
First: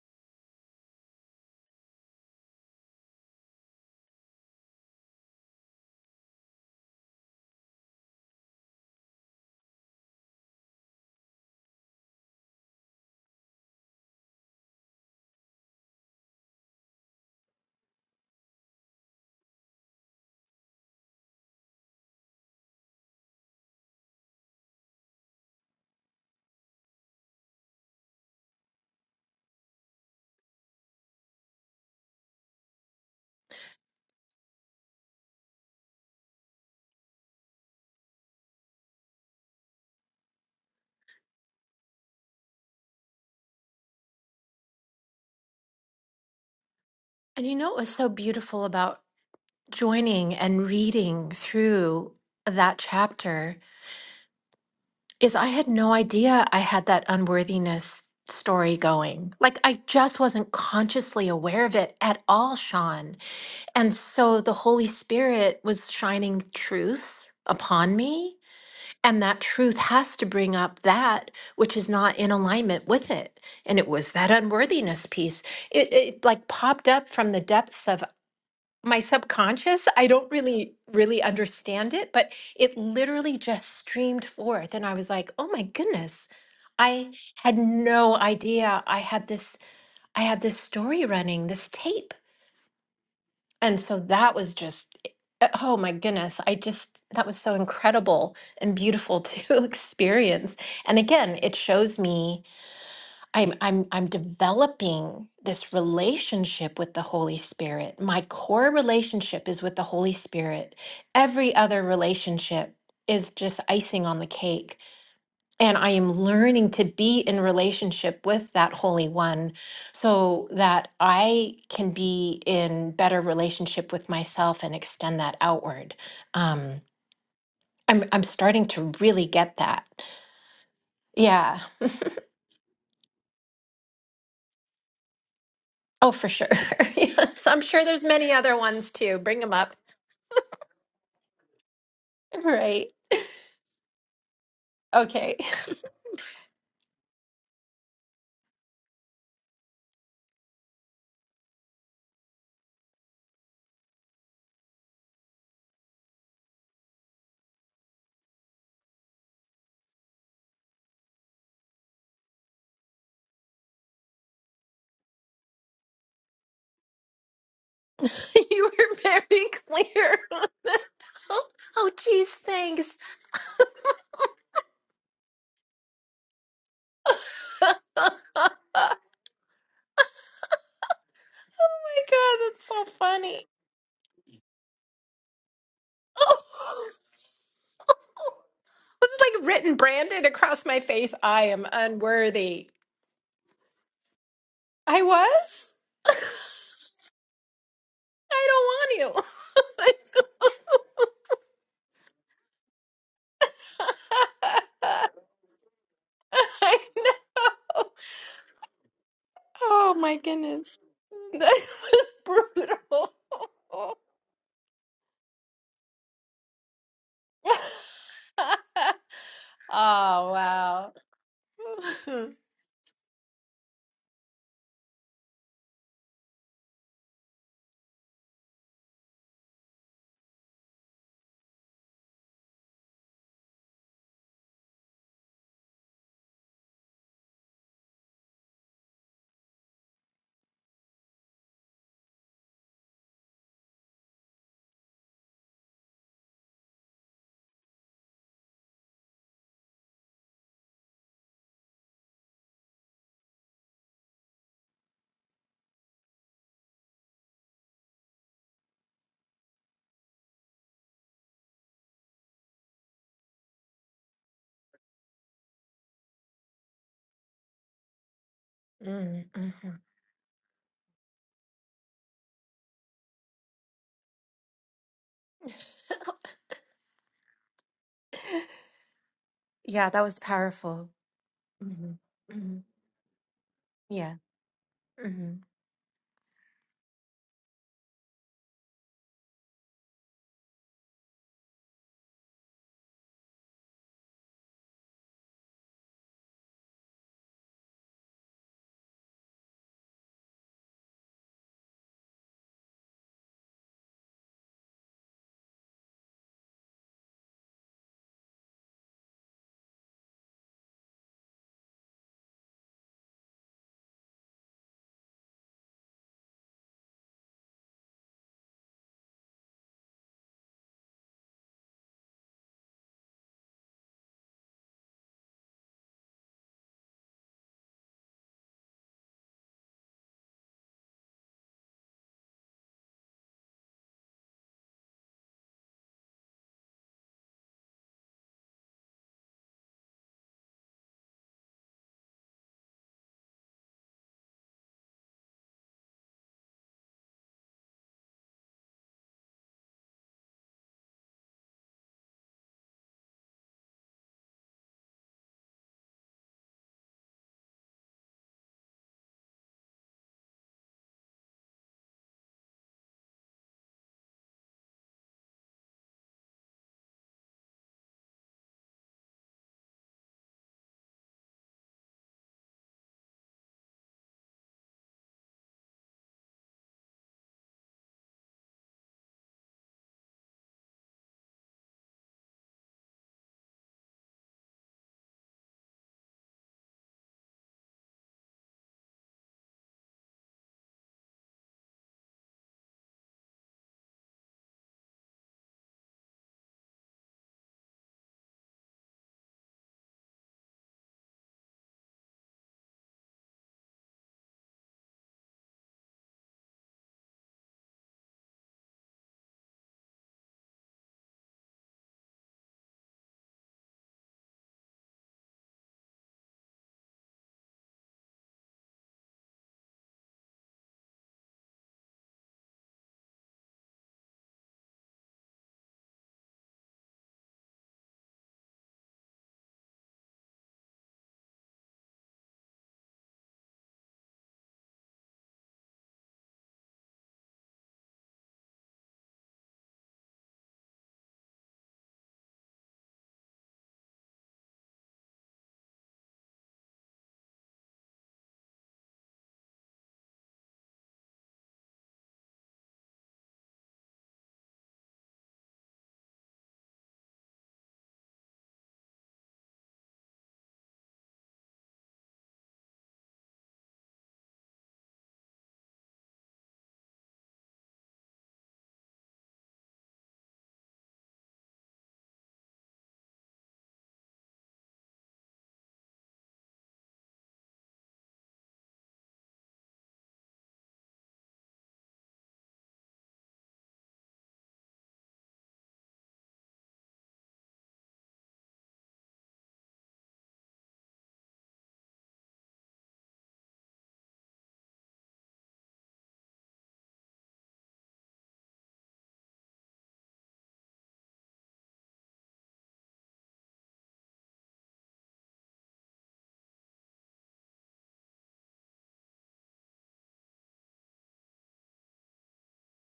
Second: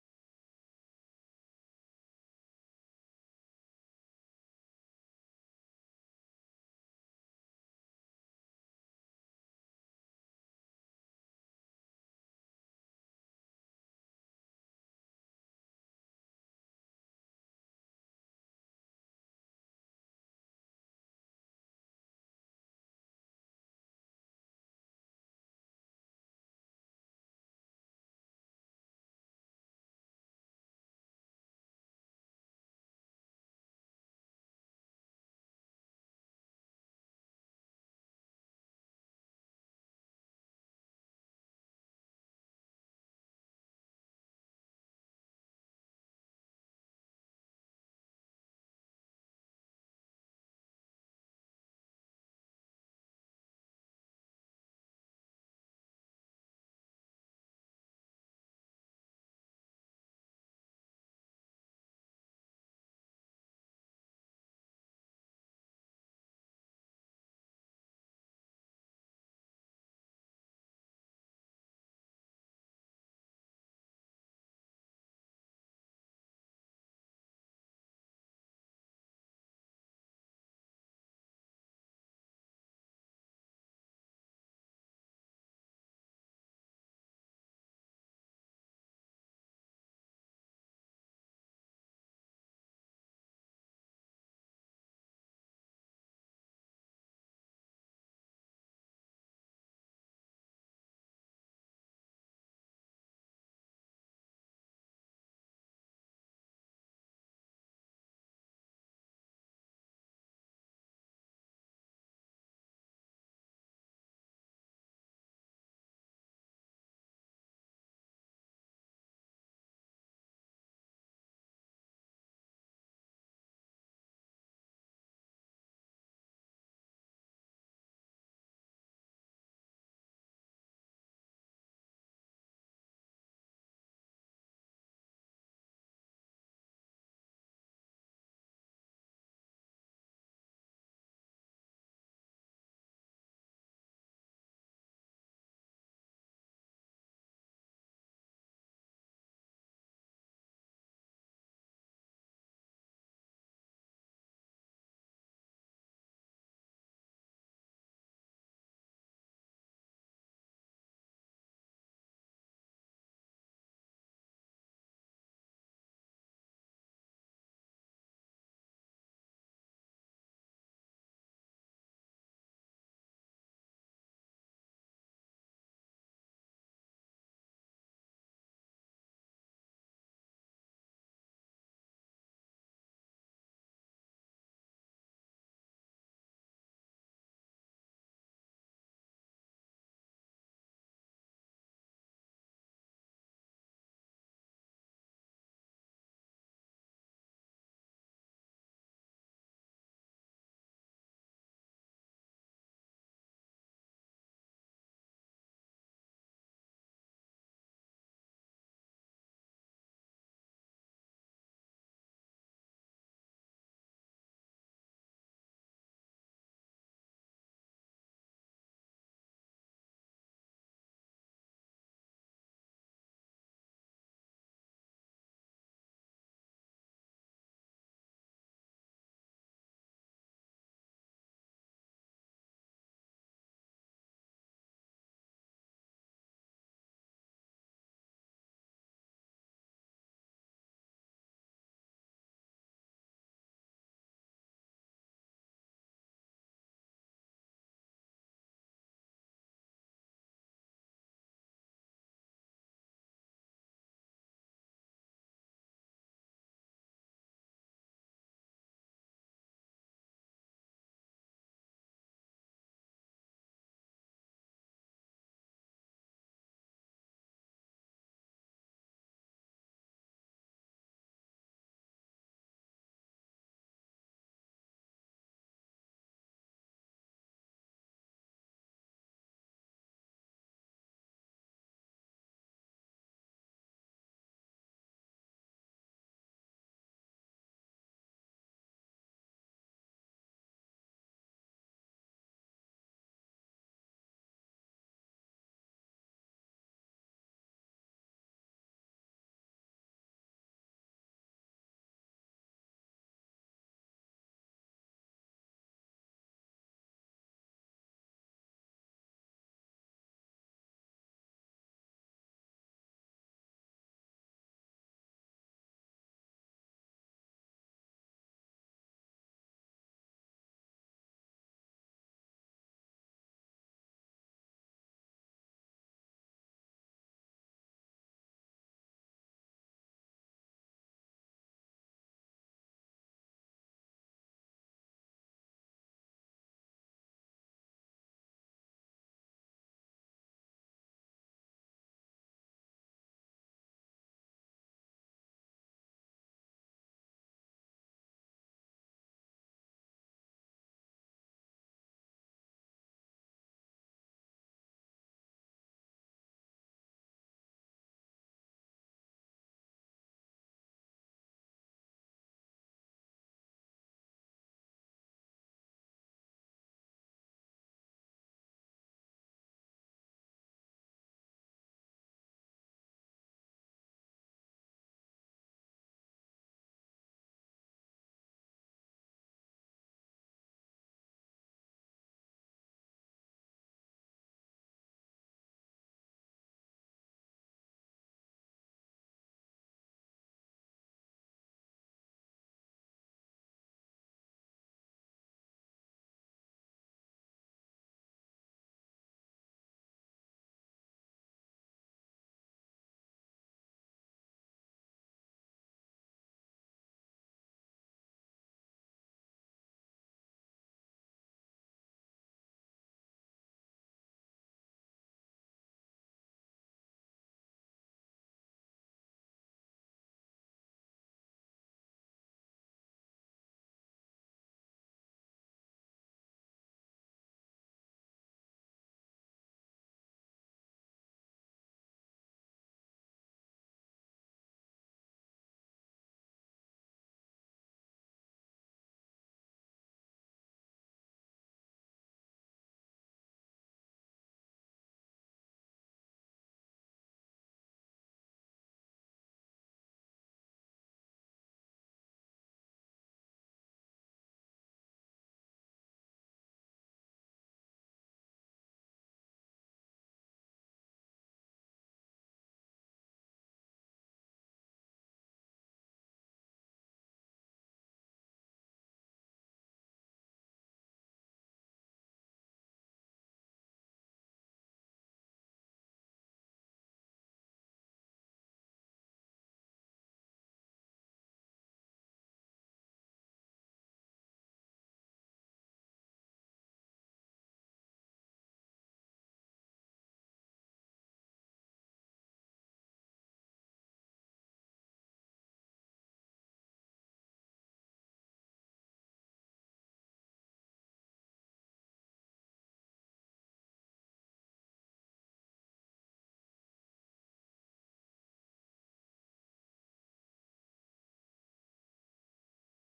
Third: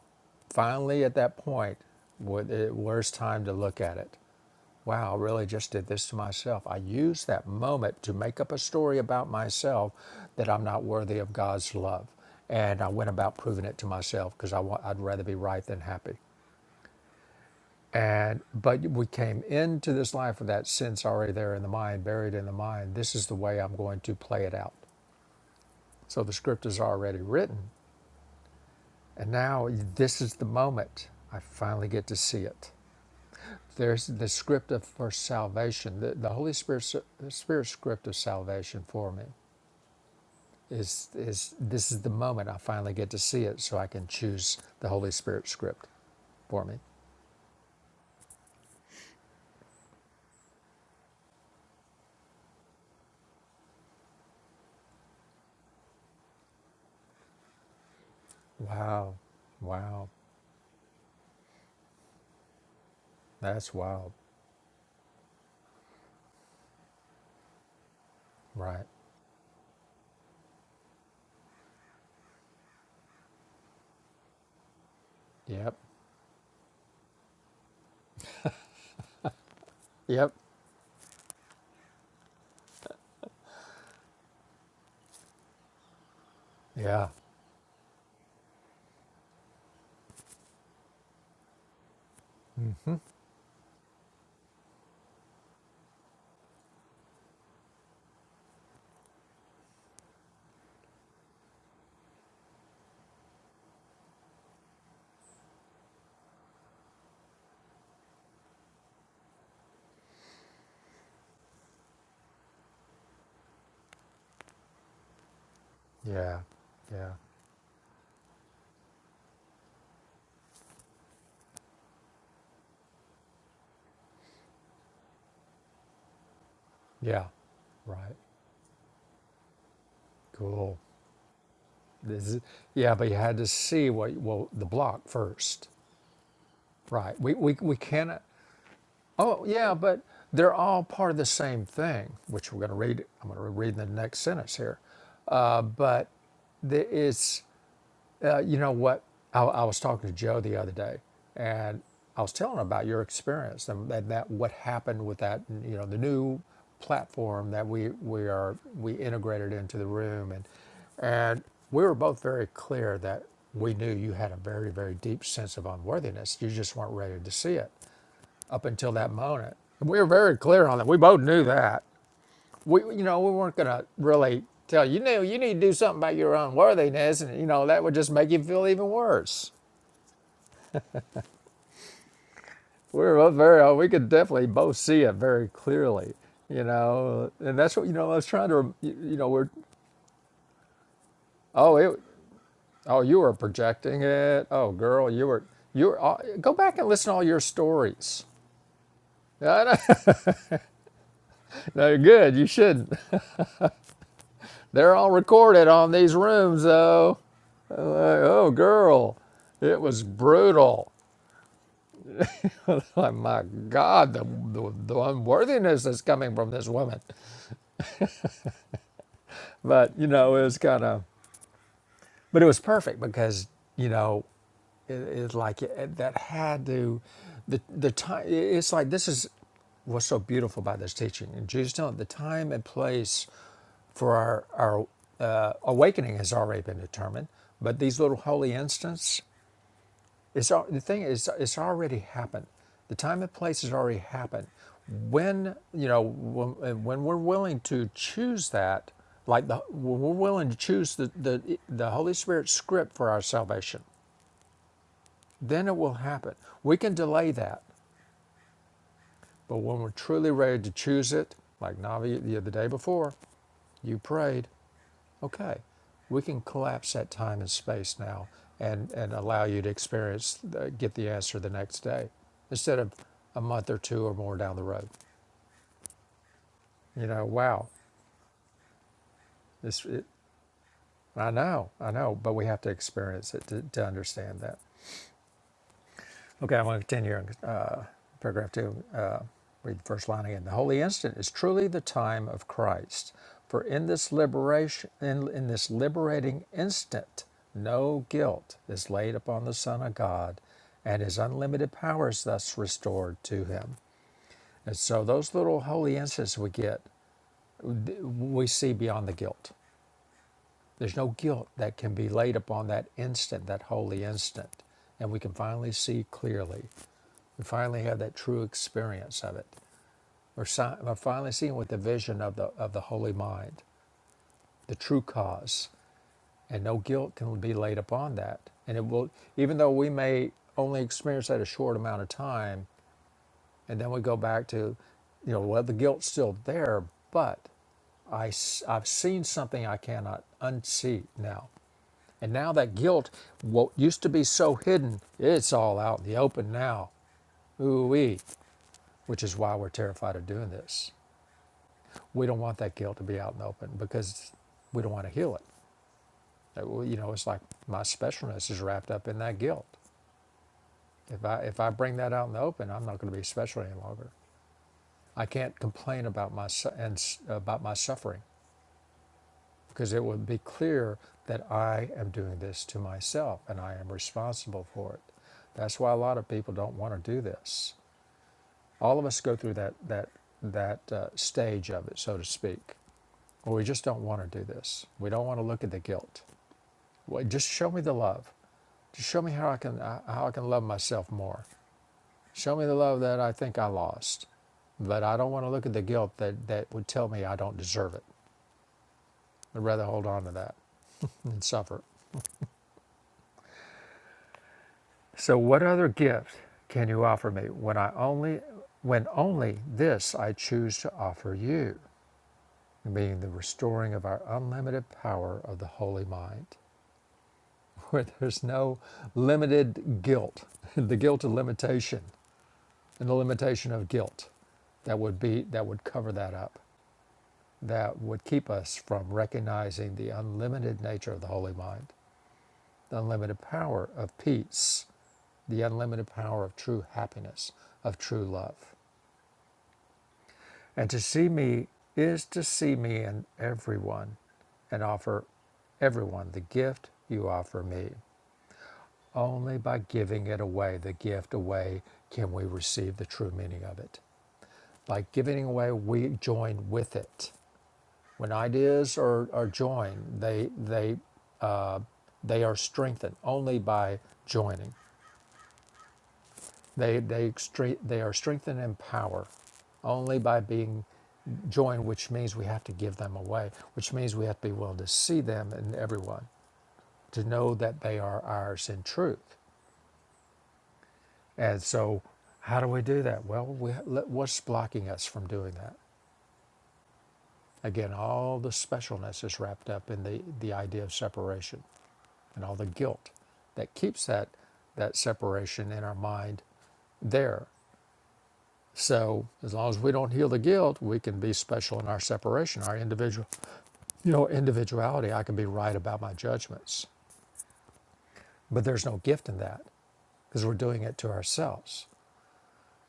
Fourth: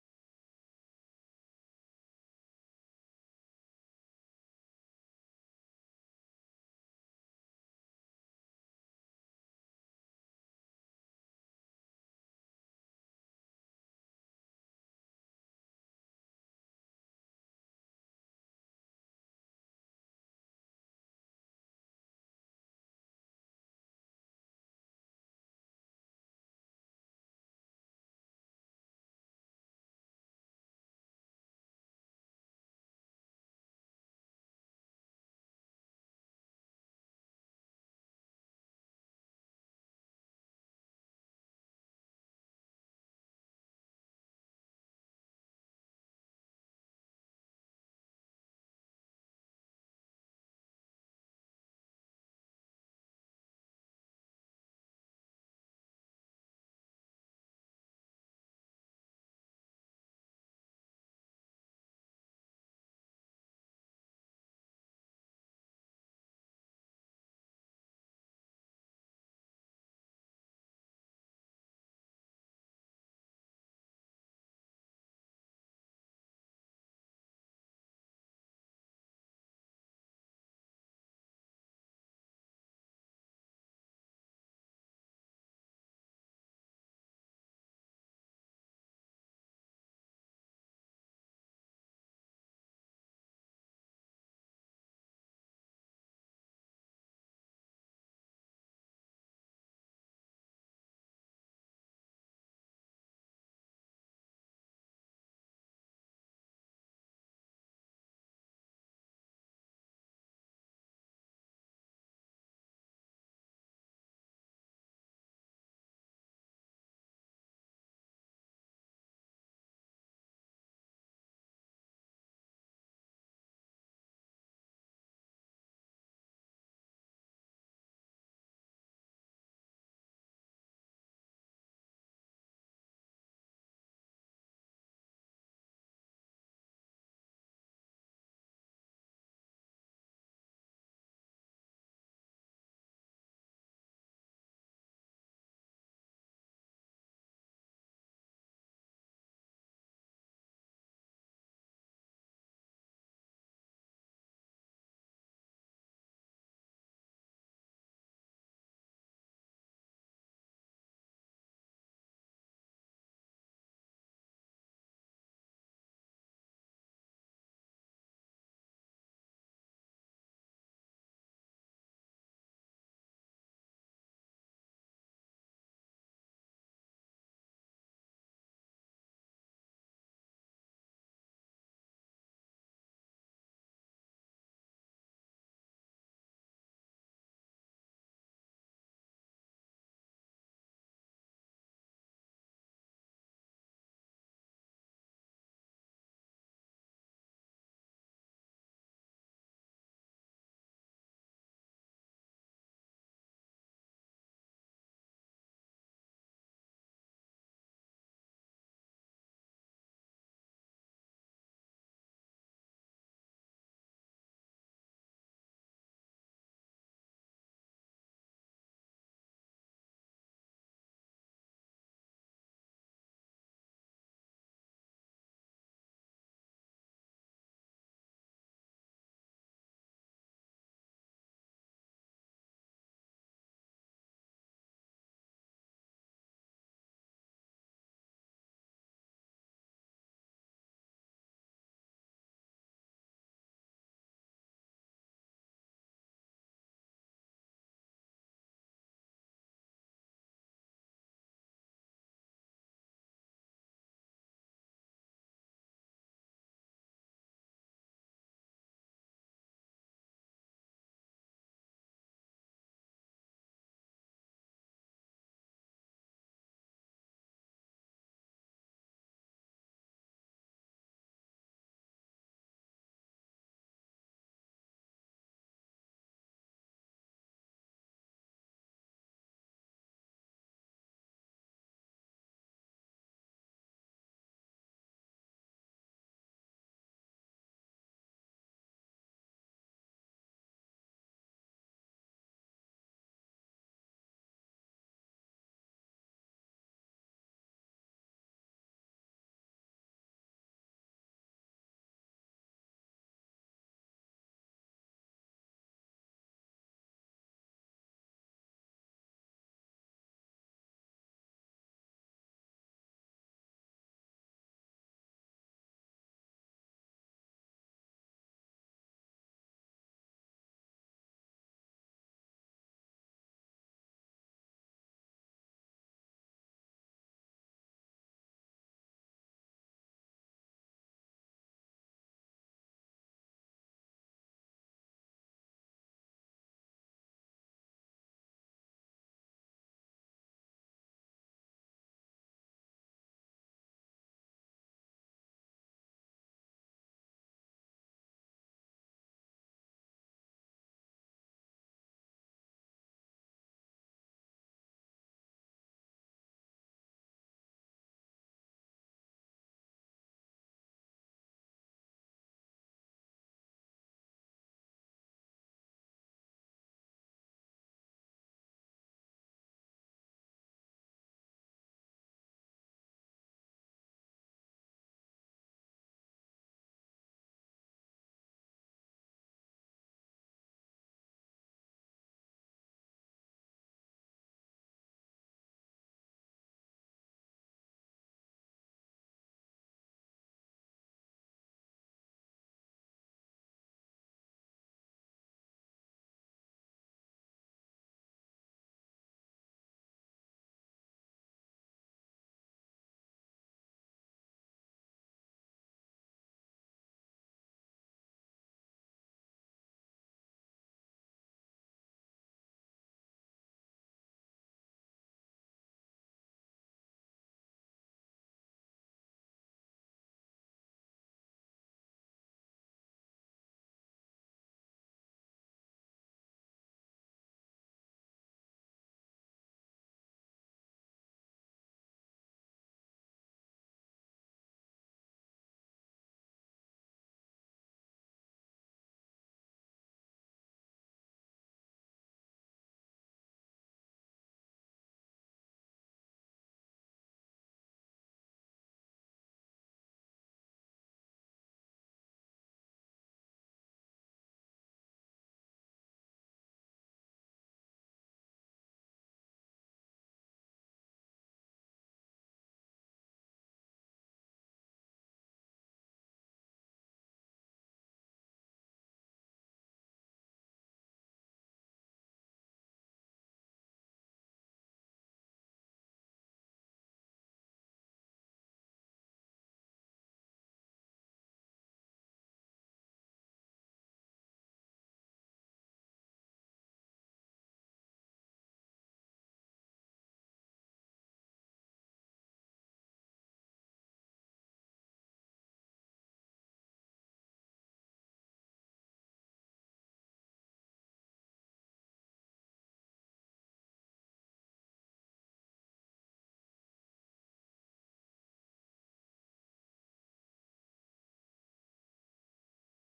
Speaker 1: finally at that point, wh- eh, where's time to look at it? Wow, I really just did this to myself. I used that moment to make up a story about myself that I'm not worthy of God's love. And I went about proving it to myself because I wa- I'd rather be right than happy. And but we came into this life with that sense already there in the mind, buried in the mind. This is the way I'm going to play it out. So the script is already written, and now this is the moment. I finally get to see it. There's the script of for salvation. The, the Holy Spirit, the Spirit script of salvation for me is is this is the moment I finally get to see it, so I can choose the Holy Spirit script for me.
Speaker 2: you know what was so beautiful about joining and reading through that chapter is I had no idea I had that unworthiness story
Speaker 1: Wow,
Speaker 2: going. Like I
Speaker 1: wow,
Speaker 2: just wasn't consciously aware of it at all, Sean.
Speaker 1: that's
Speaker 2: And
Speaker 1: wild.
Speaker 2: so the Holy Spirit was shining truth upon me.
Speaker 1: Right.
Speaker 2: And that truth has to bring up that which is not in alignment with it. And it was that unworthiness piece.
Speaker 1: Yep.
Speaker 2: It, it like popped up from the depths of my subconscious i don't
Speaker 1: Yep.
Speaker 2: really really understand it but it literally just streamed forth and i was like oh my goodness
Speaker 1: Yeah.
Speaker 2: i had no idea i had this i had this story running this tape
Speaker 1: mm-hmm,
Speaker 2: and so that was just uh, oh my goodness i just that was so incredible and beautiful to experience and again it shows me I'm I'm I'm developing this relationship with the Holy Spirit. My core relationship is with the Holy Spirit. Every other relationship is just icing on the cake. And I am
Speaker 1: Yeah.
Speaker 2: learning to
Speaker 1: Yeah.
Speaker 2: be in relationship with that Holy One so that I can be in better relationship with myself and extend that outward. Um,
Speaker 1: Yeah.
Speaker 2: I'm
Speaker 1: Right.
Speaker 2: I'm starting to really get that.
Speaker 1: Cool.
Speaker 2: Yeah.
Speaker 1: This is, yeah, but you had to see what well the block first.
Speaker 2: Oh, for sure.
Speaker 1: Right. We
Speaker 2: Yes,
Speaker 1: we
Speaker 2: I'm
Speaker 1: we
Speaker 2: sure there's
Speaker 1: cannot.
Speaker 2: many other ones too. Bring
Speaker 1: Oh,
Speaker 2: them
Speaker 1: yeah,
Speaker 2: up.
Speaker 1: but they're all part of the same thing, which we're going to
Speaker 2: Right.
Speaker 1: read. I'm going to read in the next sentence here.
Speaker 2: Okay.
Speaker 1: Uh, But the, it's, uh, you know what? I, I was talking to Joe the other day, and I was telling him about your experience and, and that what happened with that, you know, the new platform that we, we are we integrated into the room, and and we were both very clear that we knew you had a very very deep sense of unworthiness. You just weren't ready to see it up
Speaker 2: You
Speaker 1: until
Speaker 2: were
Speaker 1: that
Speaker 2: very
Speaker 1: moment. And we were
Speaker 2: clear.
Speaker 1: very clear on that. We both knew
Speaker 2: Oh,
Speaker 1: that.
Speaker 2: oh geez,
Speaker 1: We,
Speaker 2: thanks.
Speaker 1: you know, we weren't going to really tell you, know, you need to do something about your unworthiness. And, you know, that would just
Speaker 2: Oh
Speaker 1: make you feel even
Speaker 2: my
Speaker 1: worse.
Speaker 2: God, that's so
Speaker 1: We were
Speaker 2: funny.
Speaker 1: very, oh, we could definitely both see it very clearly,
Speaker 2: Oh,
Speaker 1: you know. And that's what, you know, I was trying to, you
Speaker 2: was
Speaker 1: know,
Speaker 2: it like
Speaker 1: we're,
Speaker 2: written branded across my face? I am
Speaker 1: oh, it,
Speaker 2: unworthy.
Speaker 1: oh, you were projecting it. Oh,
Speaker 2: I
Speaker 1: girl, you were,
Speaker 2: was?
Speaker 1: you were, oh, go back and listen to all your stories.
Speaker 2: I don't want
Speaker 1: No,
Speaker 2: you.
Speaker 1: no, no, good. You should. They're all recorded on these
Speaker 2: I know.
Speaker 1: rooms, though.
Speaker 2: I know.
Speaker 1: Like, oh, girl, it
Speaker 2: Oh
Speaker 1: was
Speaker 2: my goodness.
Speaker 1: brutal.
Speaker 2: That was
Speaker 1: Like,
Speaker 2: brutal.
Speaker 1: my
Speaker 2: oh
Speaker 1: God, the, the, the unworthiness that's coming from this woman. But, you know, it was kind
Speaker 2: wow.
Speaker 1: of, but it was perfect because, you know, it, it's like it, that had to, the, the time, it's like this is what's so beautiful about this teaching. And Jesus telling the time and place for our, our uh, awakening has already been determined, but these little holy instants It's the thing is, it's already happened. The time and place has already happened. When you know when, when we're willing to choose that, like the, when we're willing to choose the, the the Holy Spirit script for our salvation, then it will happen. We can delay that, but when we're truly ready to choose it, like Navi the, the day before, you prayed. Okay. We can collapse that time and space now and, and
Speaker 2: Mm,
Speaker 1: allow you to
Speaker 2: mhm.
Speaker 1: experience, the, get the answer the next day instead of a month or two or more down the road. You know, wow, this,
Speaker 2: yeah, that
Speaker 1: it,
Speaker 2: was powerful.
Speaker 1: I know, I
Speaker 2: Mhm,
Speaker 1: know, but we have
Speaker 2: mhm.
Speaker 1: to experience it to, to
Speaker 2: Yeah.
Speaker 1: understand that.
Speaker 2: hmm
Speaker 1: Okay, I'm going to continue in uh, paragraph two. Uh, read the first line again. The holy instant is truly the time of Christ, for in this liberation, in, in this liberating instant, no guilt is laid upon the Son of God, and His unlimited power is thus restored to Him. And so, those little holy instants we get, we see beyond the guilt. There's no guilt that can be laid upon that instant, that holy instant, and we can finally see clearly. We finally have that true experience of it. We're, si- we're finally seeing with the vision of the, of the holy mind, the true cause, and no guilt can be laid upon that. And it will, even though we may only experience that a short amount of time, and then we go back to, you know, well, the guilt's still there, but I, have seen something I cannot unsee now. And now that guilt, what used to be so hidden, it's all out in the open now. Ooh wee. which is why we're terrified of doing this. We don't want that guilt to be out in the open because we don't want to heal it. Uh, well, You know, it's like my specialness is wrapped up in that guilt. If I if I bring that out in the open, I'm not going to be special any longer. I can't complain about my and about my suffering because it would be clear that I am doing this to myself and I am responsible for it. That's why a lot of people don't want to do this. All of us go through that that that uh, stage of it, so to speak Well, we just don't want to do this. We don't want to look at the guilt. Well, just show me the love. Just show me how I can uh, how I can love myself more. Show me the love that I think I lost. But I don't want to look at the guilt that, that would tell me I don't deserve it. I'd rather hold on to that and suffer. So what other gift can you offer me when I only when only this I choose to offer you, being the restoring of our unlimited power of the holy mind? where there's no limited guilt, the guilt of limitation and the limitation of guilt that would be that would cover that up, that would keep us from recognizing the unlimited nature of the holy mind, the unlimited power of peace, the unlimited power of true happiness, of true love. And to see me is to see me in everyone and offer everyone the gift you offer me. Only by giving it away, the gift away, can we receive the true meaning of it. By giving away, we join with it. When ideas are, are joined, they they uh, they are strengthened only by joining. They they they are strengthened in power only by being joined, which means we have to give them away, which means we have to be willing to see them in everyone, to know that they are ours in truth And so, how do we do that? Well, we, what's blocking us from doing that? Again, all the specialness is wrapped up in the, the idea of separation and all the guilt that keeps that, that separation in our mind there. So, as long as we don't heal the guilt, we can be special in our separation, our individual, you know, individuality. I can be right about my judgments, but there's no gift in that because we're doing it to ourselves.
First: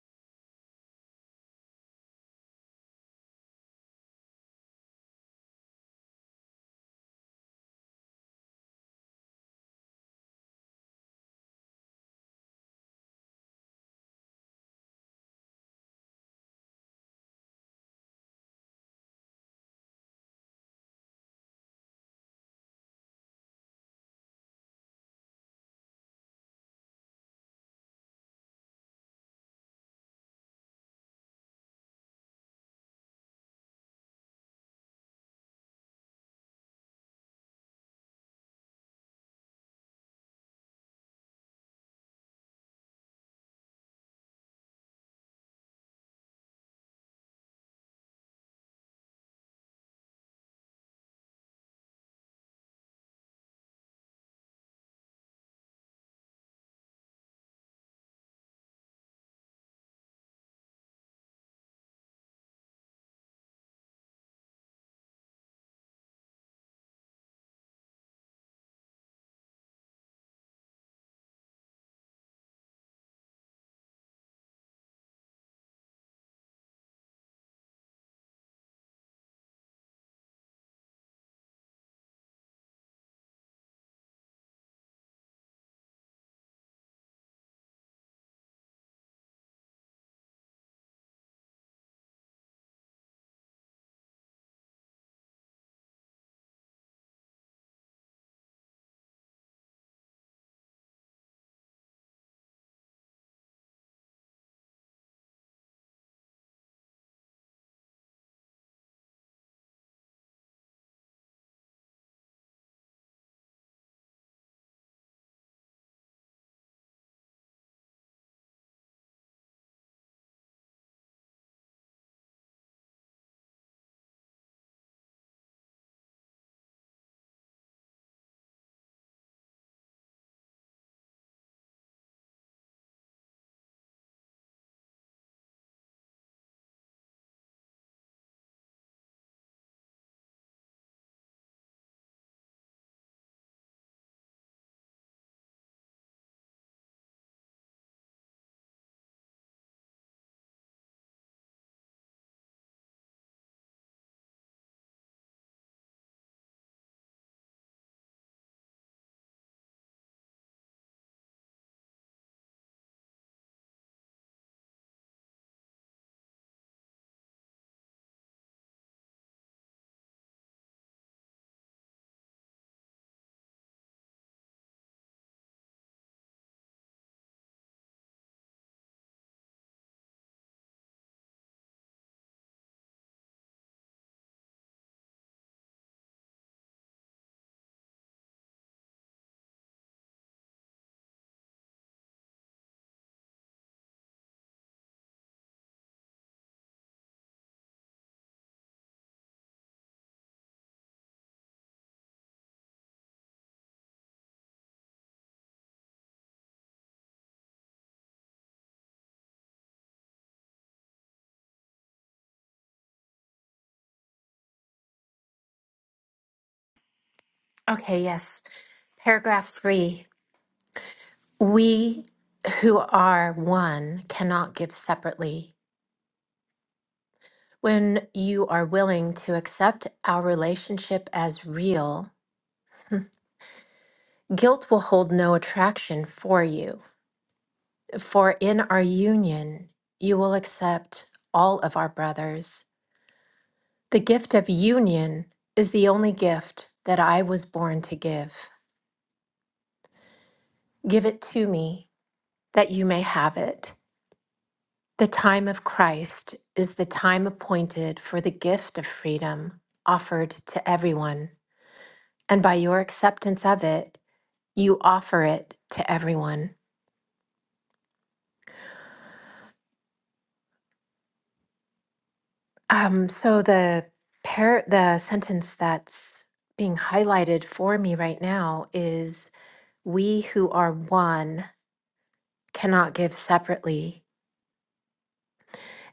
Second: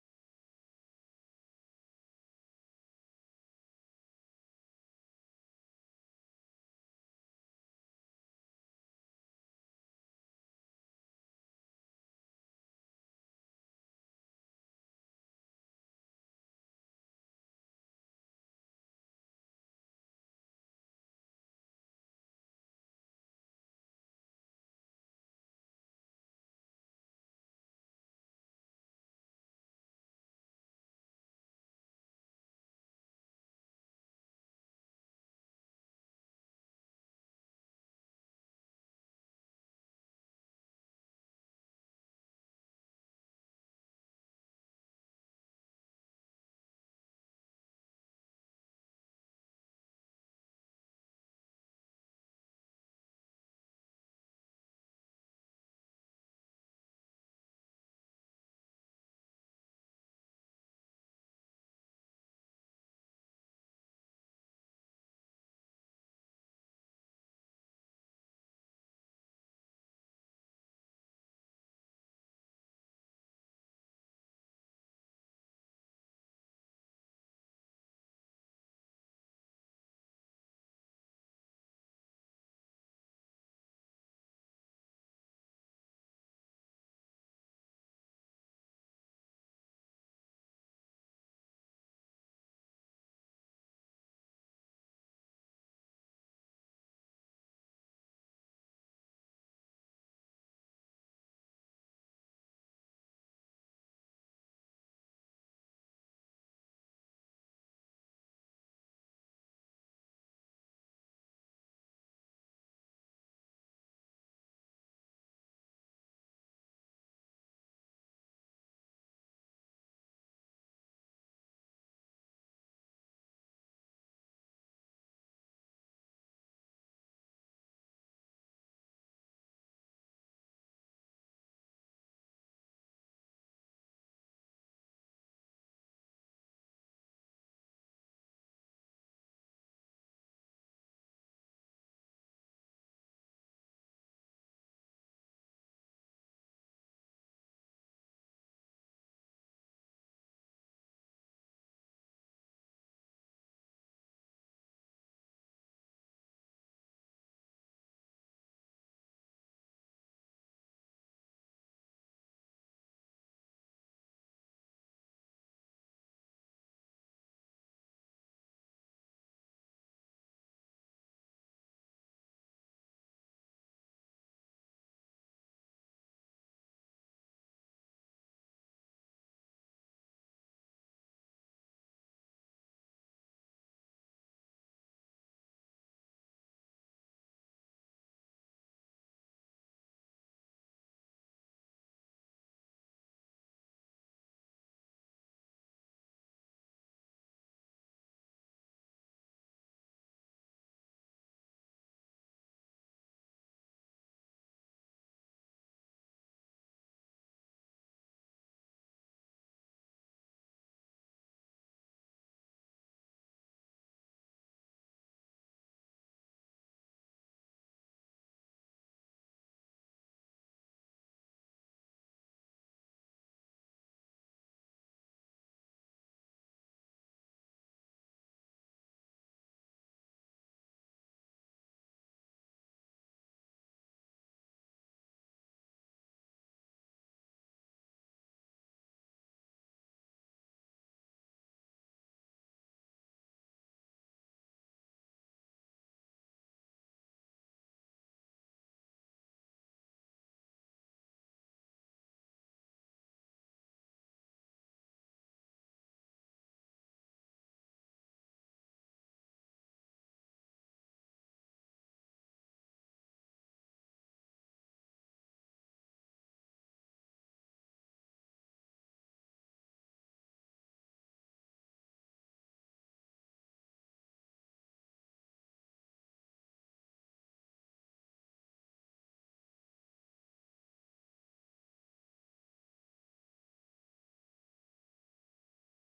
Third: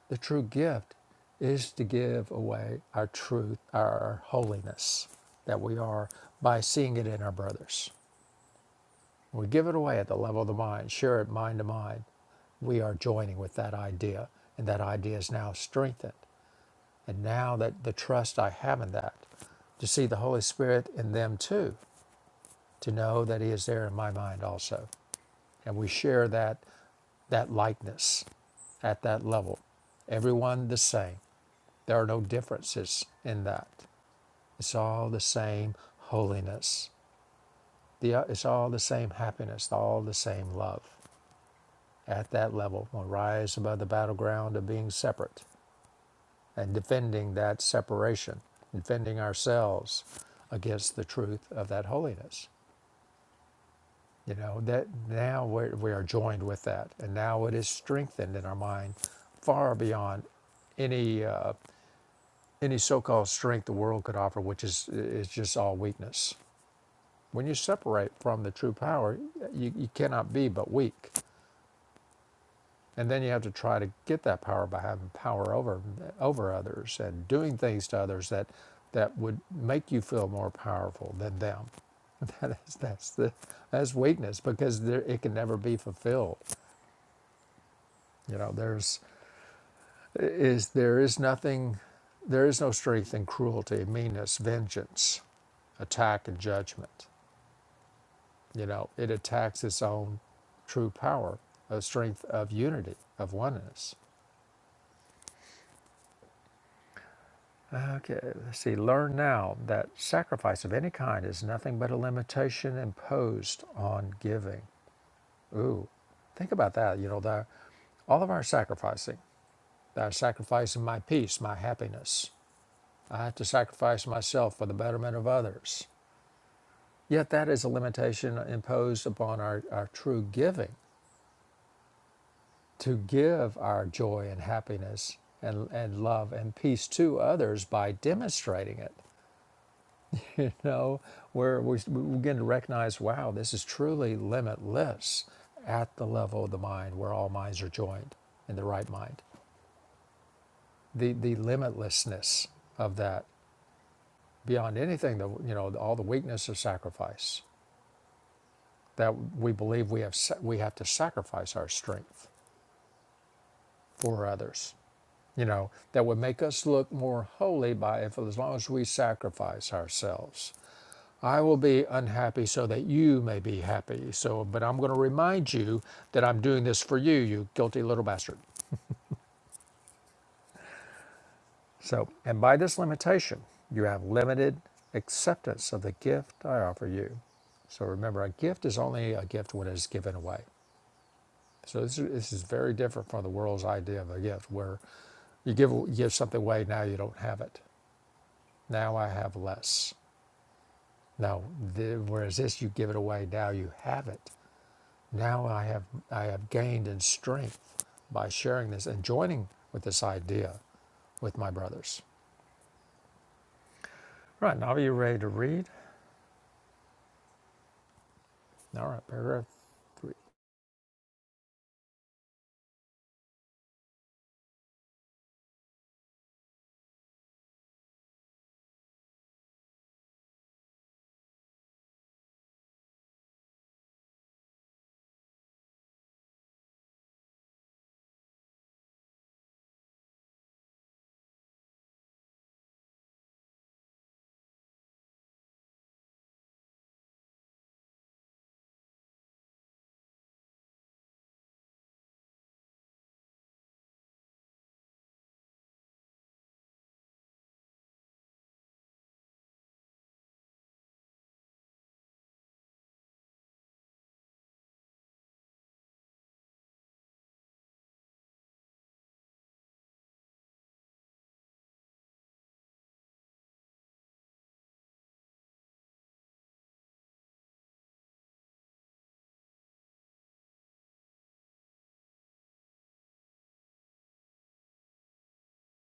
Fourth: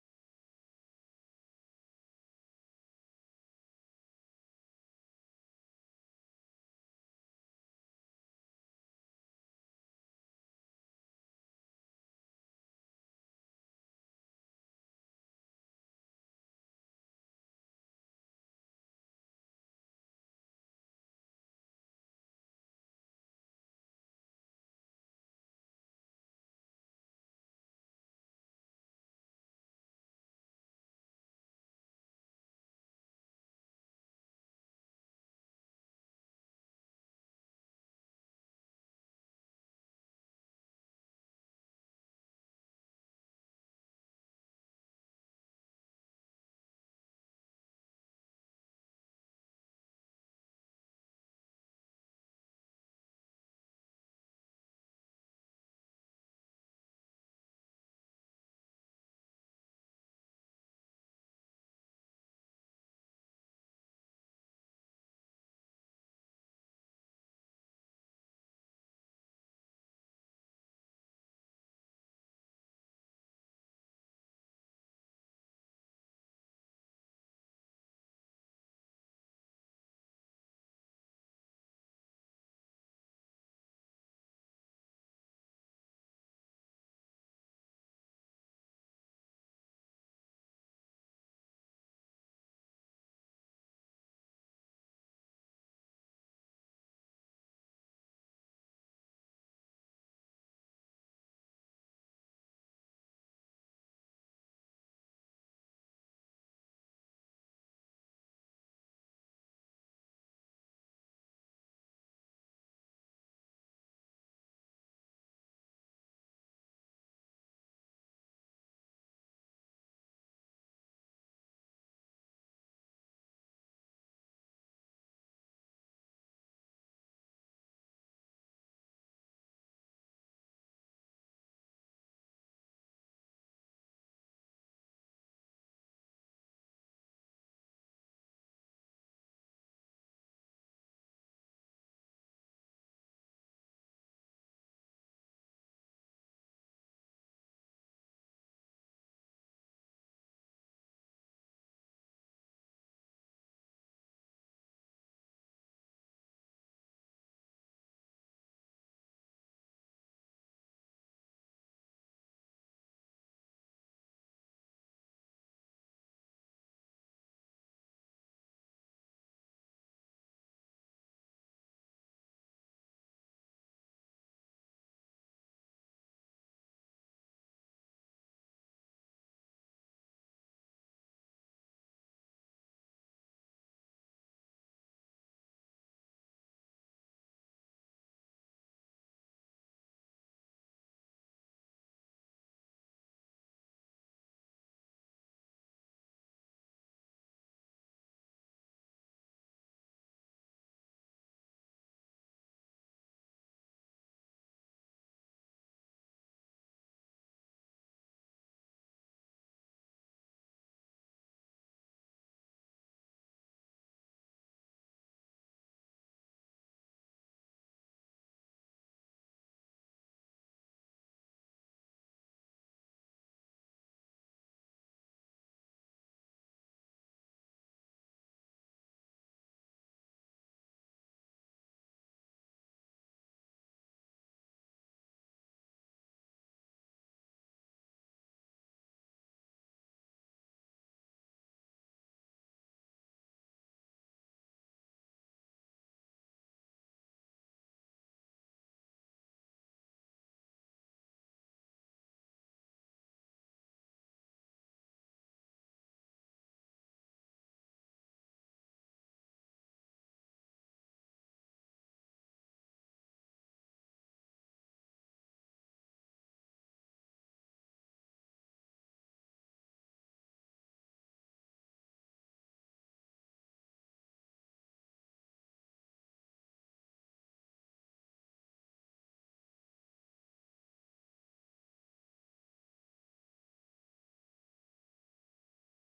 Speaker 1: The true gift is to give away our truth, our holiness that we are by seeing it in our brothers. We give it away at the level of the mind, share it mind to mind. We are joining with that idea, and that idea is now strengthened. And now that the trust I have in that, to see the Holy Spirit in them too, to know that He is there in my mind also. And we share that that likeness at that level. Everyone the same. There are no differences in that. It's all the same holiness. The, uh, it's all the same happiness, all the same love. At that level, one rise above the battleground of being separate and defending that separation, defending ourselves against the truth of that holiness. You know, that now we're, we are joined with that, and now it is strengthened in our mind far beyond any uh, any so-called strength the world could offer, which is is just all weakness. When you separate from the true power, you, you cannot be but weak. And then you have to try to get that power by having power over over others and doing things to others that that would make you feel more powerful than them. That is that's the that's weakness because there, it can never be fulfilled. You know, there's is there is nothing, there is no strength in cruelty, meanness, vengeance, attack, and judgment. You know, it attacks its own true power, a strength of unity, of oneness. Okay, let's see. Learn now that sacrifice of any kind is nothing but a limitation imposed on giving. Ooh, think about that. You know, the, all of our sacrificing, that sacrificing my peace, my happiness. I have to sacrifice myself for the betterment of others. Yet that is a limitation imposed upon our, our true giving to give our joy and happiness and, and love and peace to others by demonstrating it. You know, where we begin to recognize, wow, this is truly limitless at the level of the mind where all minds are joined in the right mind. The, the limitlessness of that beyond anything that, you know, all the weakness of sacrifice that we believe we have, we have to sacrifice our strength for others. you know, that would make us look more holy by if as long as we sacrifice ourselves. I will be unhappy so that you may be happy. So, but I'm going to remind you that I'm doing this for you, you guilty little bastard. So, and by this limitation, you have limited acceptance of the gift I offer you. So remember, a gift is only a gift when it's given away. So this is, this is very different from the world's idea of a gift, where you give give something away, now you don't have it. Now I have less. Now, the, whereas this, you give it away. Now you have it. Now I have I have gained in strength by sharing this and joining with this idea with my brothers. Right now, are you ready to read?
Speaker 2: Okay, yes.
Speaker 1: All right, paragraph
Speaker 2: Paragraph three.
Speaker 1: three.
Speaker 2: We who are one cannot give separately. When you are willing to accept our relationship as real, Guilt will hold no attraction for you, for in our union you will accept all of our brothers. The gift of union is the only gift that I was born to give. Give it to me that you may have it. The time of Christ is the time appointed for the gift of freedom offered to everyone, and by your acceptance of it, you offer it to everyone. Um, so the par- the sentence that's being highlighted for me right now is we who are one cannot give separately.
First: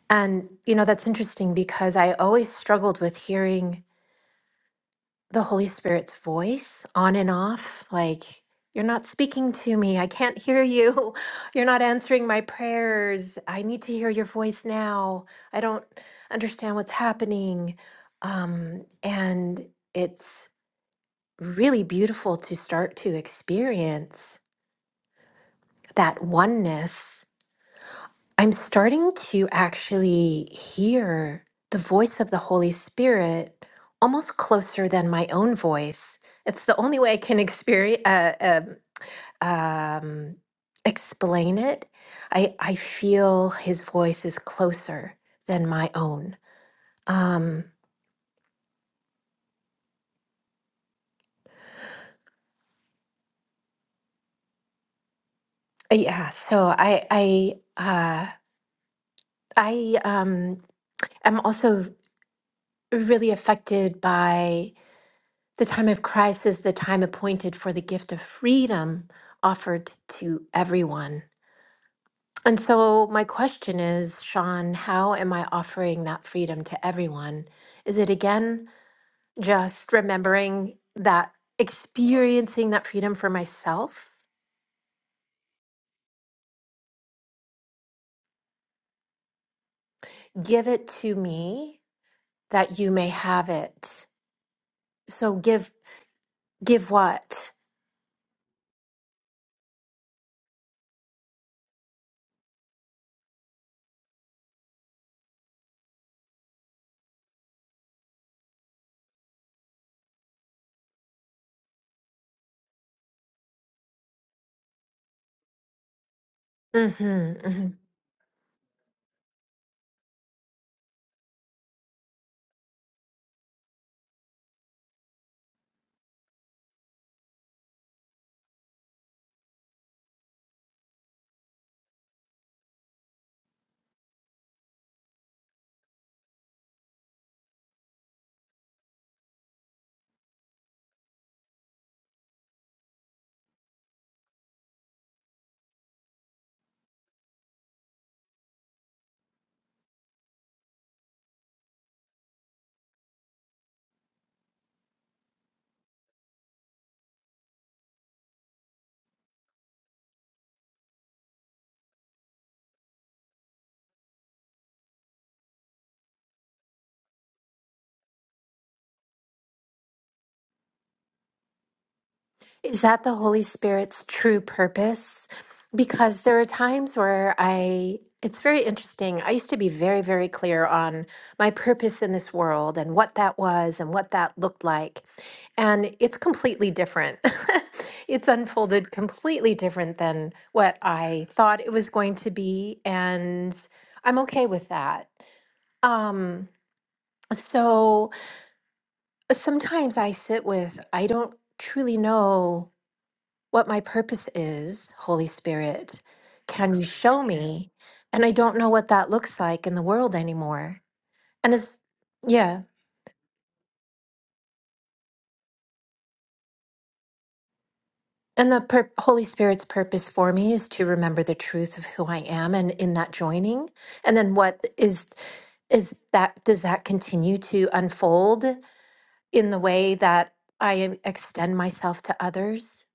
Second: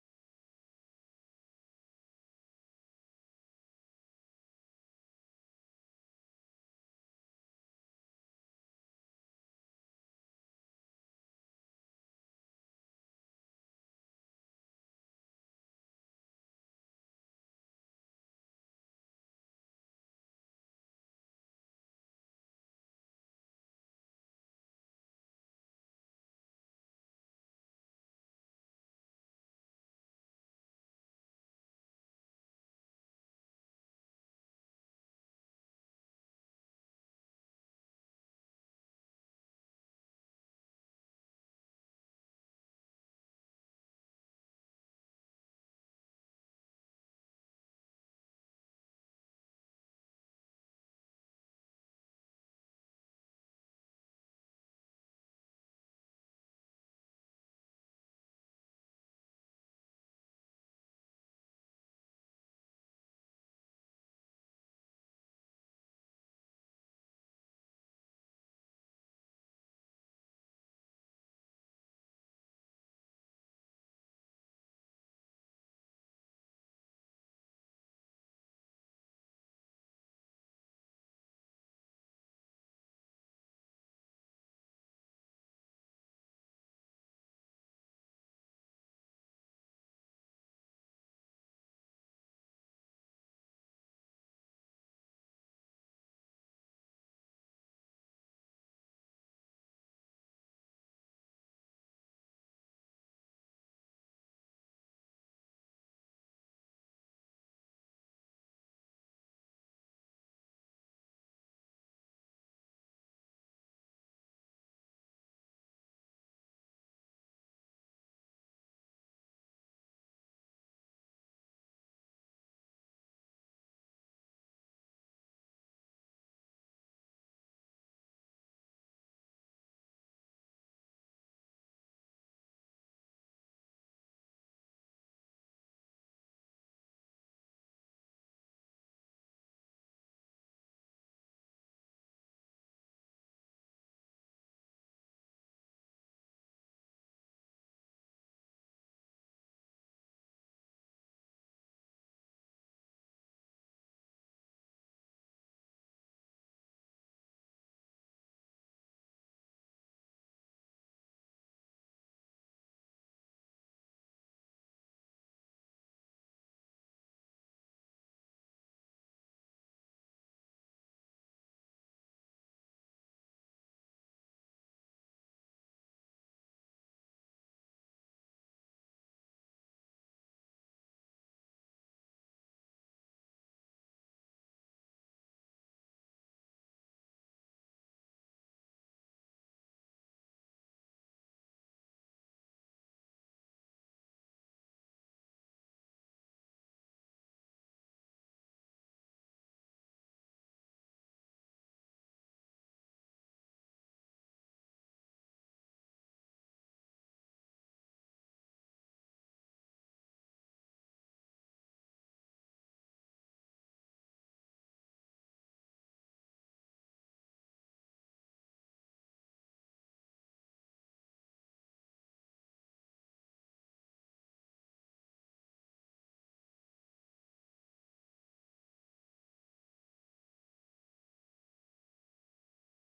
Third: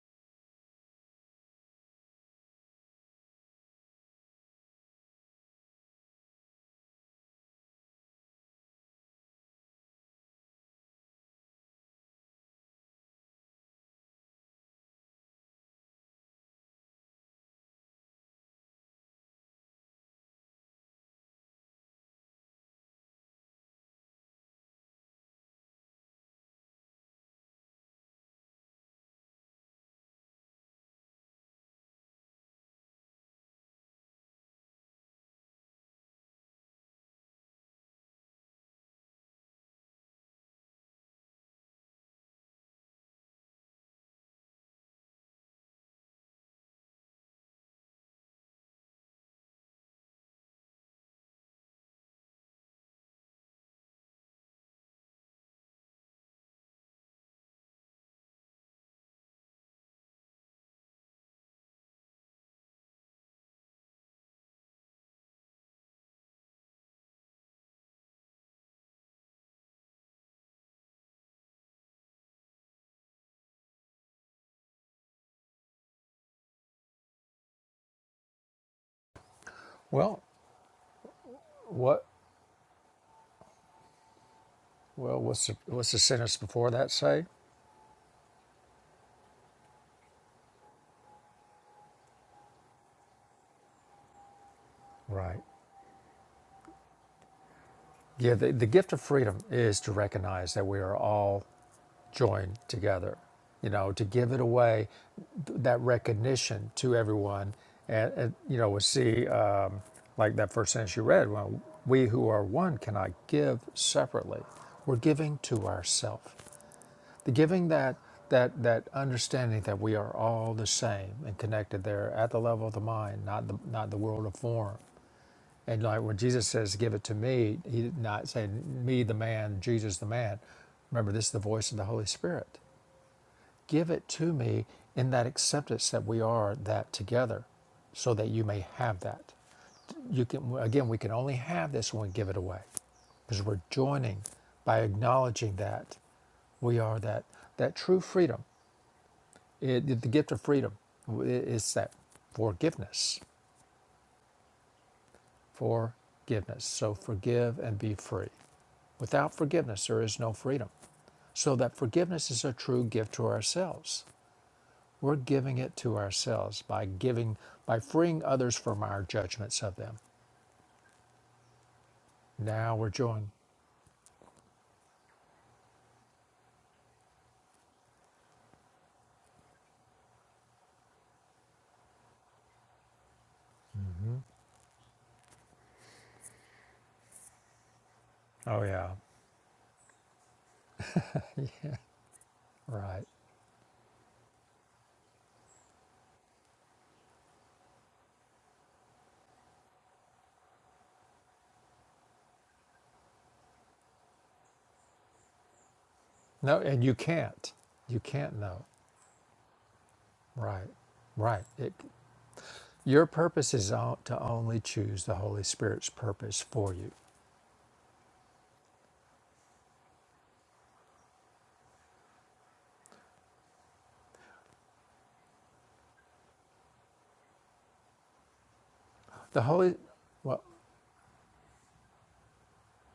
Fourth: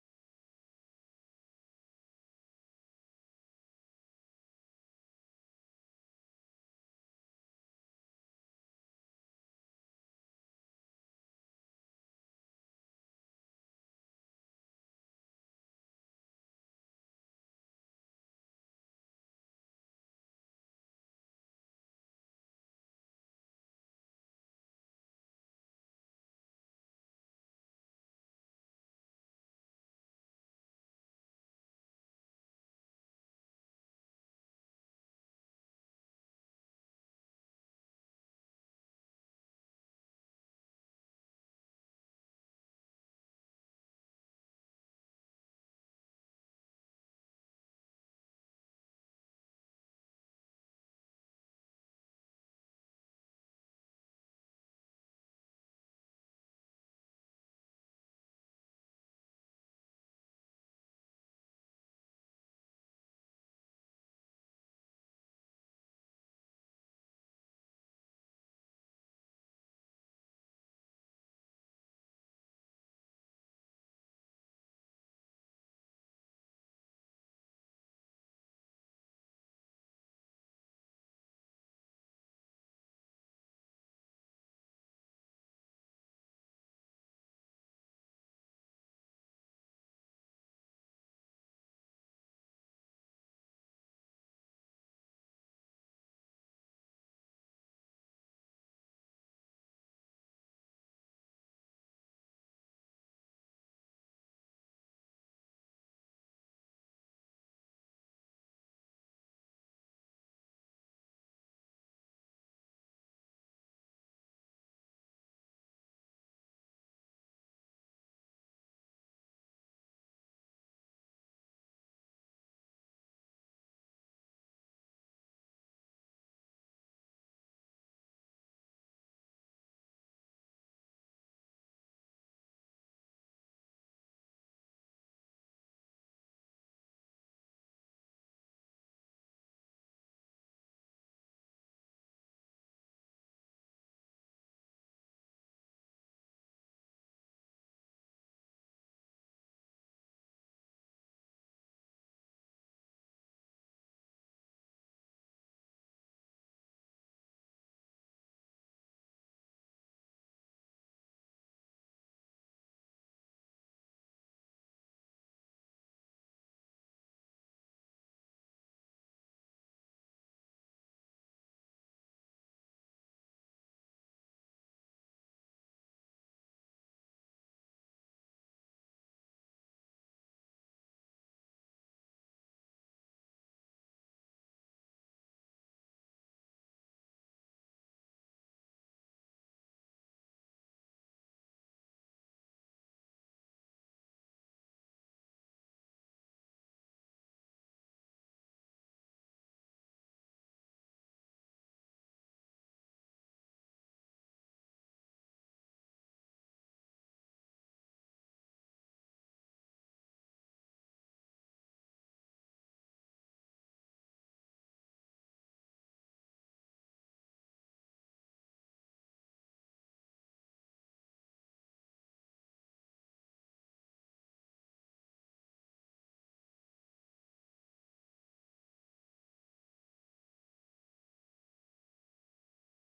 Speaker 2: And you know that's interesting because I always struggled with hearing the Holy Spirit's voice on and off like you're not speaking to me. I can't hear you. You're not answering my prayers. I need to hear your voice now. I don't understand what's happening. Um, and it's really beautiful to start to experience that oneness. I'm starting to actually hear the voice of the Holy Spirit almost closer than my own voice. It's the only way I can experience, uh, um, um, explain it. I, I feel his voice is closer than my own. Um, yeah, so I, I, uh, I um, am also really affected by the time of Christ as the time appointed for the gift of freedom offered to everyone. And so, my question is, Sean, how am I offering that freedom to everyone? Is it again just
Speaker 1: Well,
Speaker 2: remembering that
Speaker 1: what?
Speaker 2: experiencing that freedom for myself?
Speaker 1: Well, what's the, what's the sentence before that say?
Speaker 2: Give it to me that you may have it. So,
Speaker 1: Right.
Speaker 2: give, give what?
Speaker 1: Yeah. The, the gift of freedom is to recognize that we are all join together, you know, to give it away, that recognition to everyone. And, and you know, we see, um, like that first sentence you read, well, we who are one cannot give separately. We're giving to ourselves. The
Speaker 2: hmm
Speaker 1: giving that, that, that understanding that we are all the same and connected there at the level of the mind, not the, not the world of form. And like when Jesus says, "Give it to me," he did not say, "Me, the man, Jesus, the man." Remember, this is the voice of the Holy Spirit. Give it to me in that acceptance that we are that together so that you may have that. You can again we can only have this when we give it away. Because we're joining by acknowledging that we are that that true freedom. It, it- the gift of freedom is that forgiveness. Forgiveness. So forgive and be free. Without forgiveness there is no freedom. So that forgiveness is a true gift to ourselves. We're giving it to ourselves by giving, by freeing others from our judgments of them. Now
Speaker 2: Is
Speaker 1: we're
Speaker 2: that the
Speaker 1: joined.
Speaker 2: Holy Spirit's true purpose? Because there are times where I, it's very interesting. I used to be very, very clear on my purpose in this world and what that was and what that looked like. And it's completely different. it's
Speaker 1: Oh yeah,
Speaker 2: unfolded completely different than what I thought it was going to be.
Speaker 1: right.
Speaker 2: And I'm okay with that. Um, so sometimes I sit with, I don't truly know what my purpose is, Holy Spirit.
Speaker 1: No,
Speaker 2: Can you
Speaker 1: and you
Speaker 2: show
Speaker 1: can't.
Speaker 2: me?
Speaker 1: You
Speaker 2: And I
Speaker 1: can't
Speaker 2: don't
Speaker 1: know.
Speaker 2: know what that looks like in the world
Speaker 1: Right,
Speaker 2: anymore.
Speaker 1: right.
Speaker 2: And
Speaker 1: It,
Speaker 2: it's, yeah.
Speaker 1: your purpose is o- to only choose the Holy Spirit's purpose for you.
Speaker 2: And the pur- Holy Spirit's purpose for me is to remember the truth of who I am and in that joining. And then what is, is that, does that continue to unfold
Speaker 1: The
Speaker 2: in the
Speaker 1: Holy,
Speaker 2: way that
Speaker 1: well,
Speaker 2: I am- extend myself to others?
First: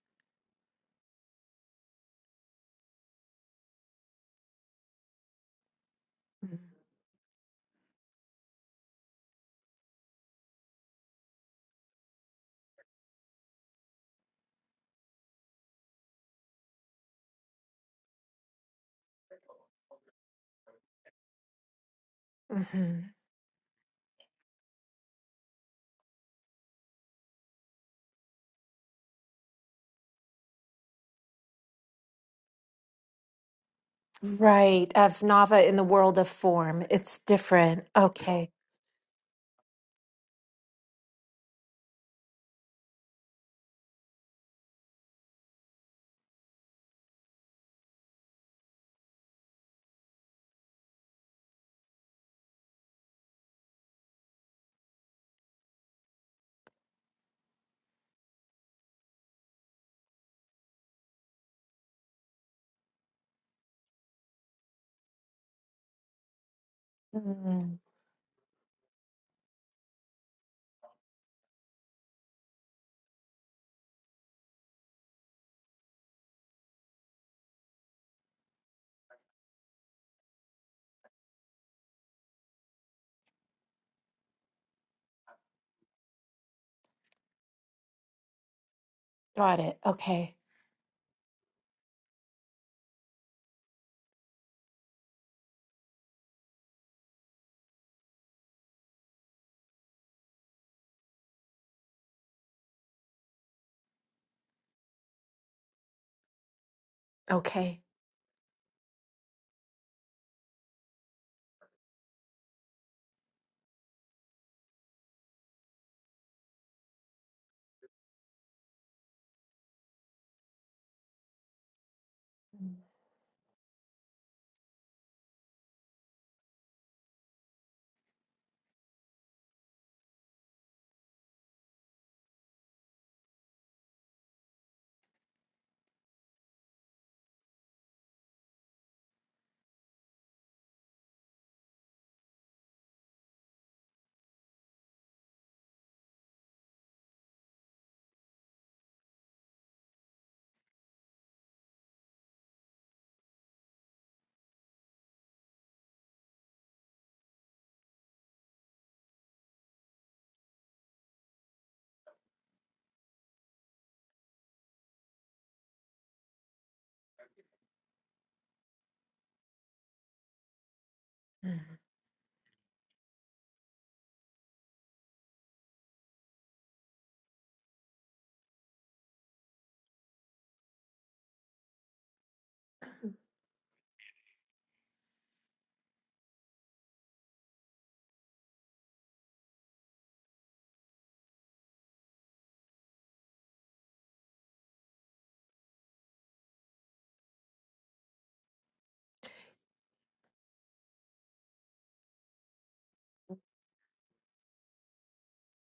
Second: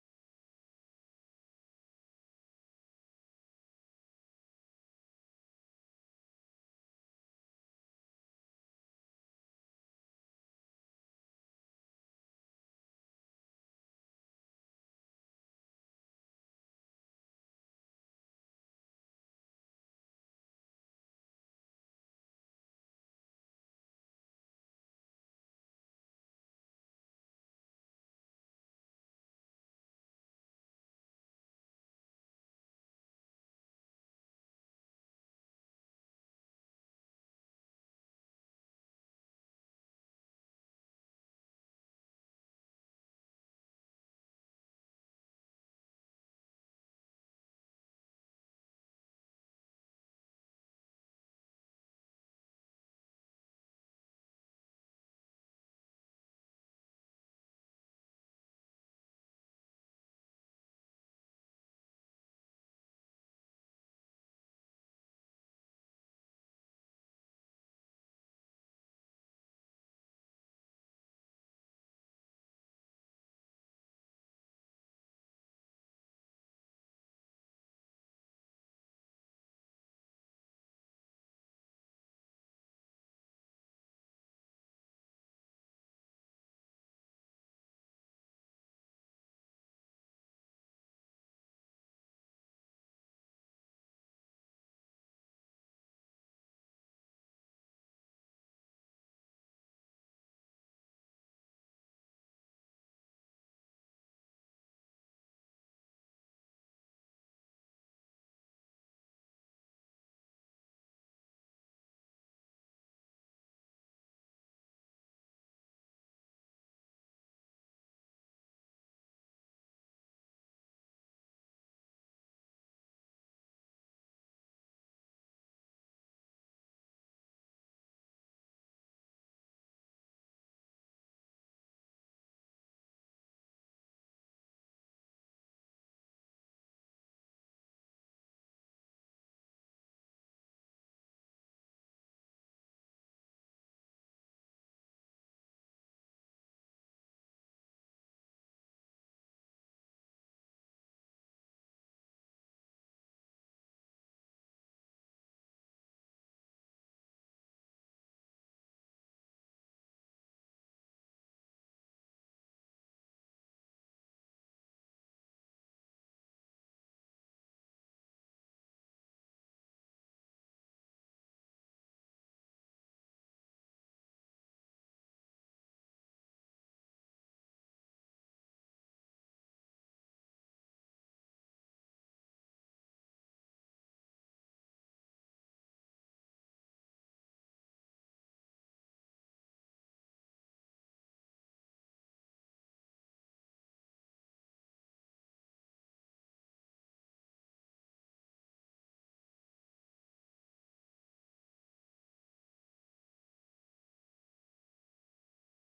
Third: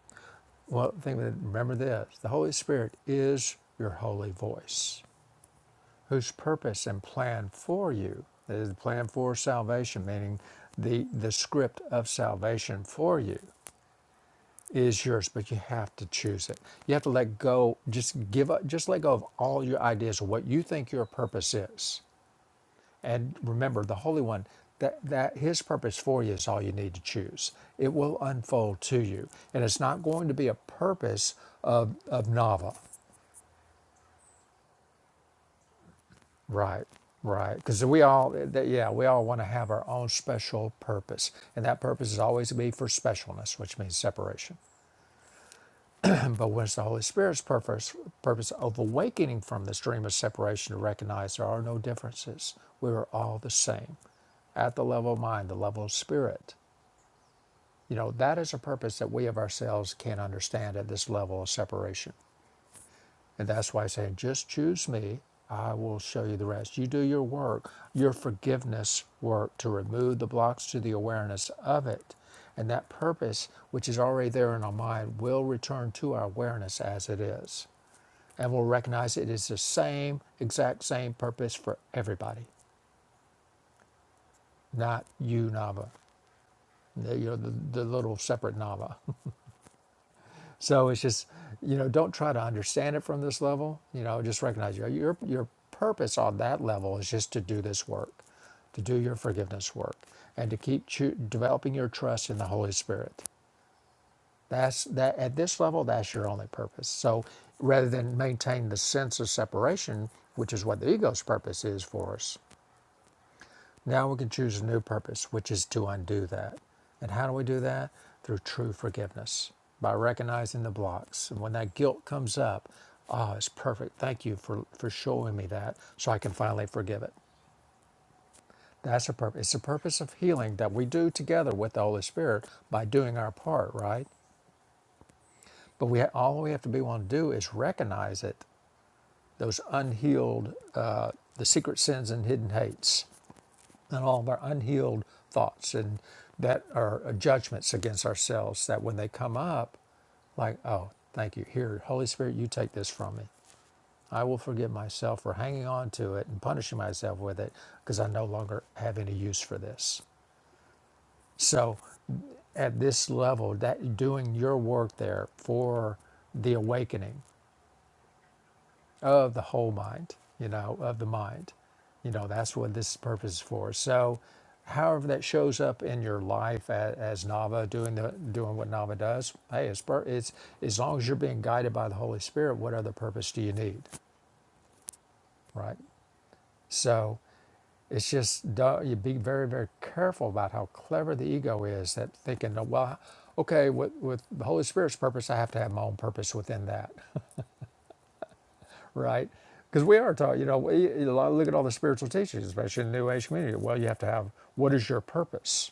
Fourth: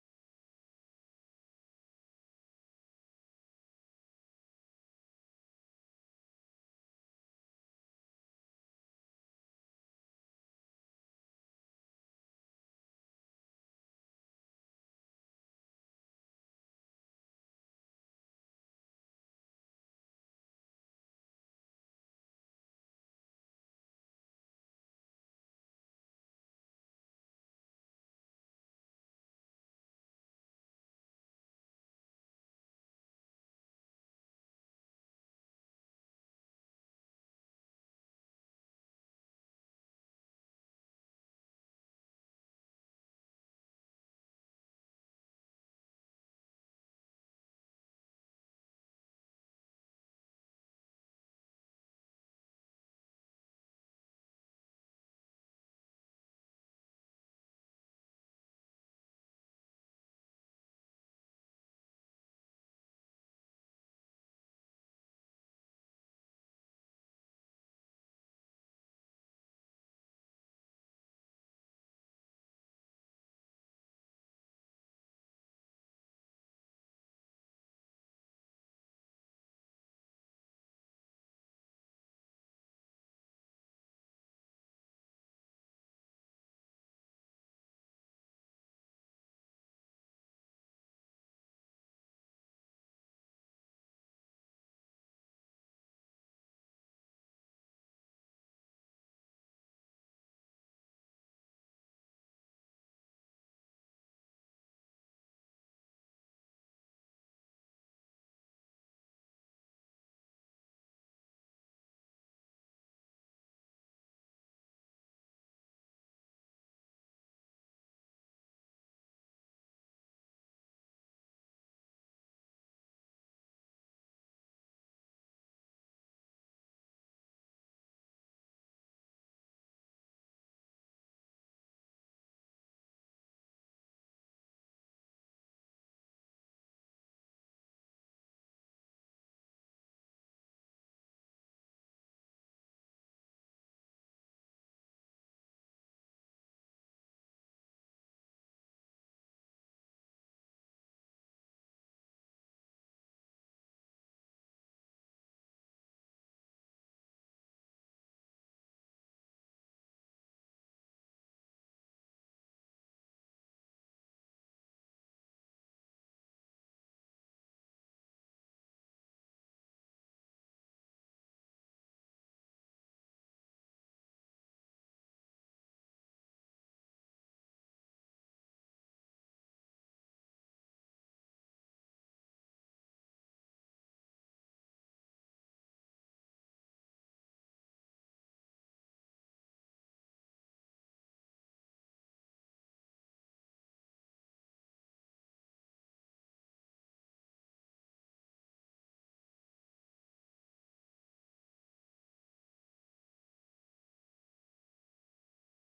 Speaker 1: well. Think of it, remember this: the Holy Spirit is your holy voice. whose purpose and plan for you is the plan for salvation, meaning the the script of salvation for you is yours, but you have to choose it. You have to let go, just give up, just let go of all your ideas of what you think your purpose is.
Speaker 2: hmm
Speaker 1: And remember, the Holy One, that, that his purpose for you is all you need to choose. It will unfold to you. And it's not going to be a purpose of, of Nava.
Speaker 2: Right. Of Nava in the world of
Speaker 1: Right,
Speaker 2: form. It's
Speaker 1: right. Because
Speaker 2: different.
Speaker 1: we all,
Speaker 2: Okay.
Speaker 1: th- yeah, we all want to have our own special purpose. And that purpose is always to be for specialness, which means separation. But when it's the Holy Spirit's purpose, purpose of awakening from this dream of separation to recognize there are no differences, we are all the same at the level of mind, the level of spirit. You know, that is a purpose that we of ourselves can't understand at this level of separation. And that's why I say, just choose me. I will show you the rest. You do your work, your forgiveness work to remove the blocks to the awareness of it. And that purpose, which is already there in our mind, will return to our awareness as it is. And we'll recognize it is the same, exact same purpose for everybody, not you, Nava, the, you know, the, the little separate Nava.
Speaker 2: Got it. Okay.
Speaker 1: So it's just, you know, don't try to understand it from this level. You know, just recognize your your your purpose on that level is just to do this work, to do your forgiveness work, and to keep cho- developing your trust in the Holy Spirit. That's that at this level, that's your only purpose. So
Speaker 2: Okay.
Speaker 1: rather than maintain the sense of separation, which is what the ego's purpose is for us, now we can choose a new purpose, which is to undo that. And how do we do that? Through true forgiveness, by recognizing the blocks. And when that guilt comes up, oh, it's perfect. Thank you for, for showing me that so I can finally forgive it. That's a purpose. It's the purpose of healing that we do together with the Holy Spirit by doing our part, right? But we ha- all we have to be willing to do is recognize it, those unhealed, uh, the secret sins and hidden hates and all of our unhealed thoughts and that are uh, judgments against ourselves that when they come up like oh thank you here holy spirit you take this from me i will forgive myself for hanging on to it and punishing myself with it because i no longer have any use for this so at this level that doing your work there for the awakening of the whole mind, you know, of the mind.
Speaker 2: Mm.
Speaker 1: You know, that's what this purpose is for. So, however that shows up in your life as, as Nava doing the doing what Nava does, hey, it's pur- it's as long as you're being guided by the Holy Spirit, what other purpose do you need, right? So, it's just don't- you be very very careful about how clever the ego is at thinking, well, okay, with with the Holy Spirit's purpose, I have to have my own purpose within that. right? Because we are taught, you know, we, look at all the spiritual teachings, especially in the New Age community. Well, you have to have what is your purpose?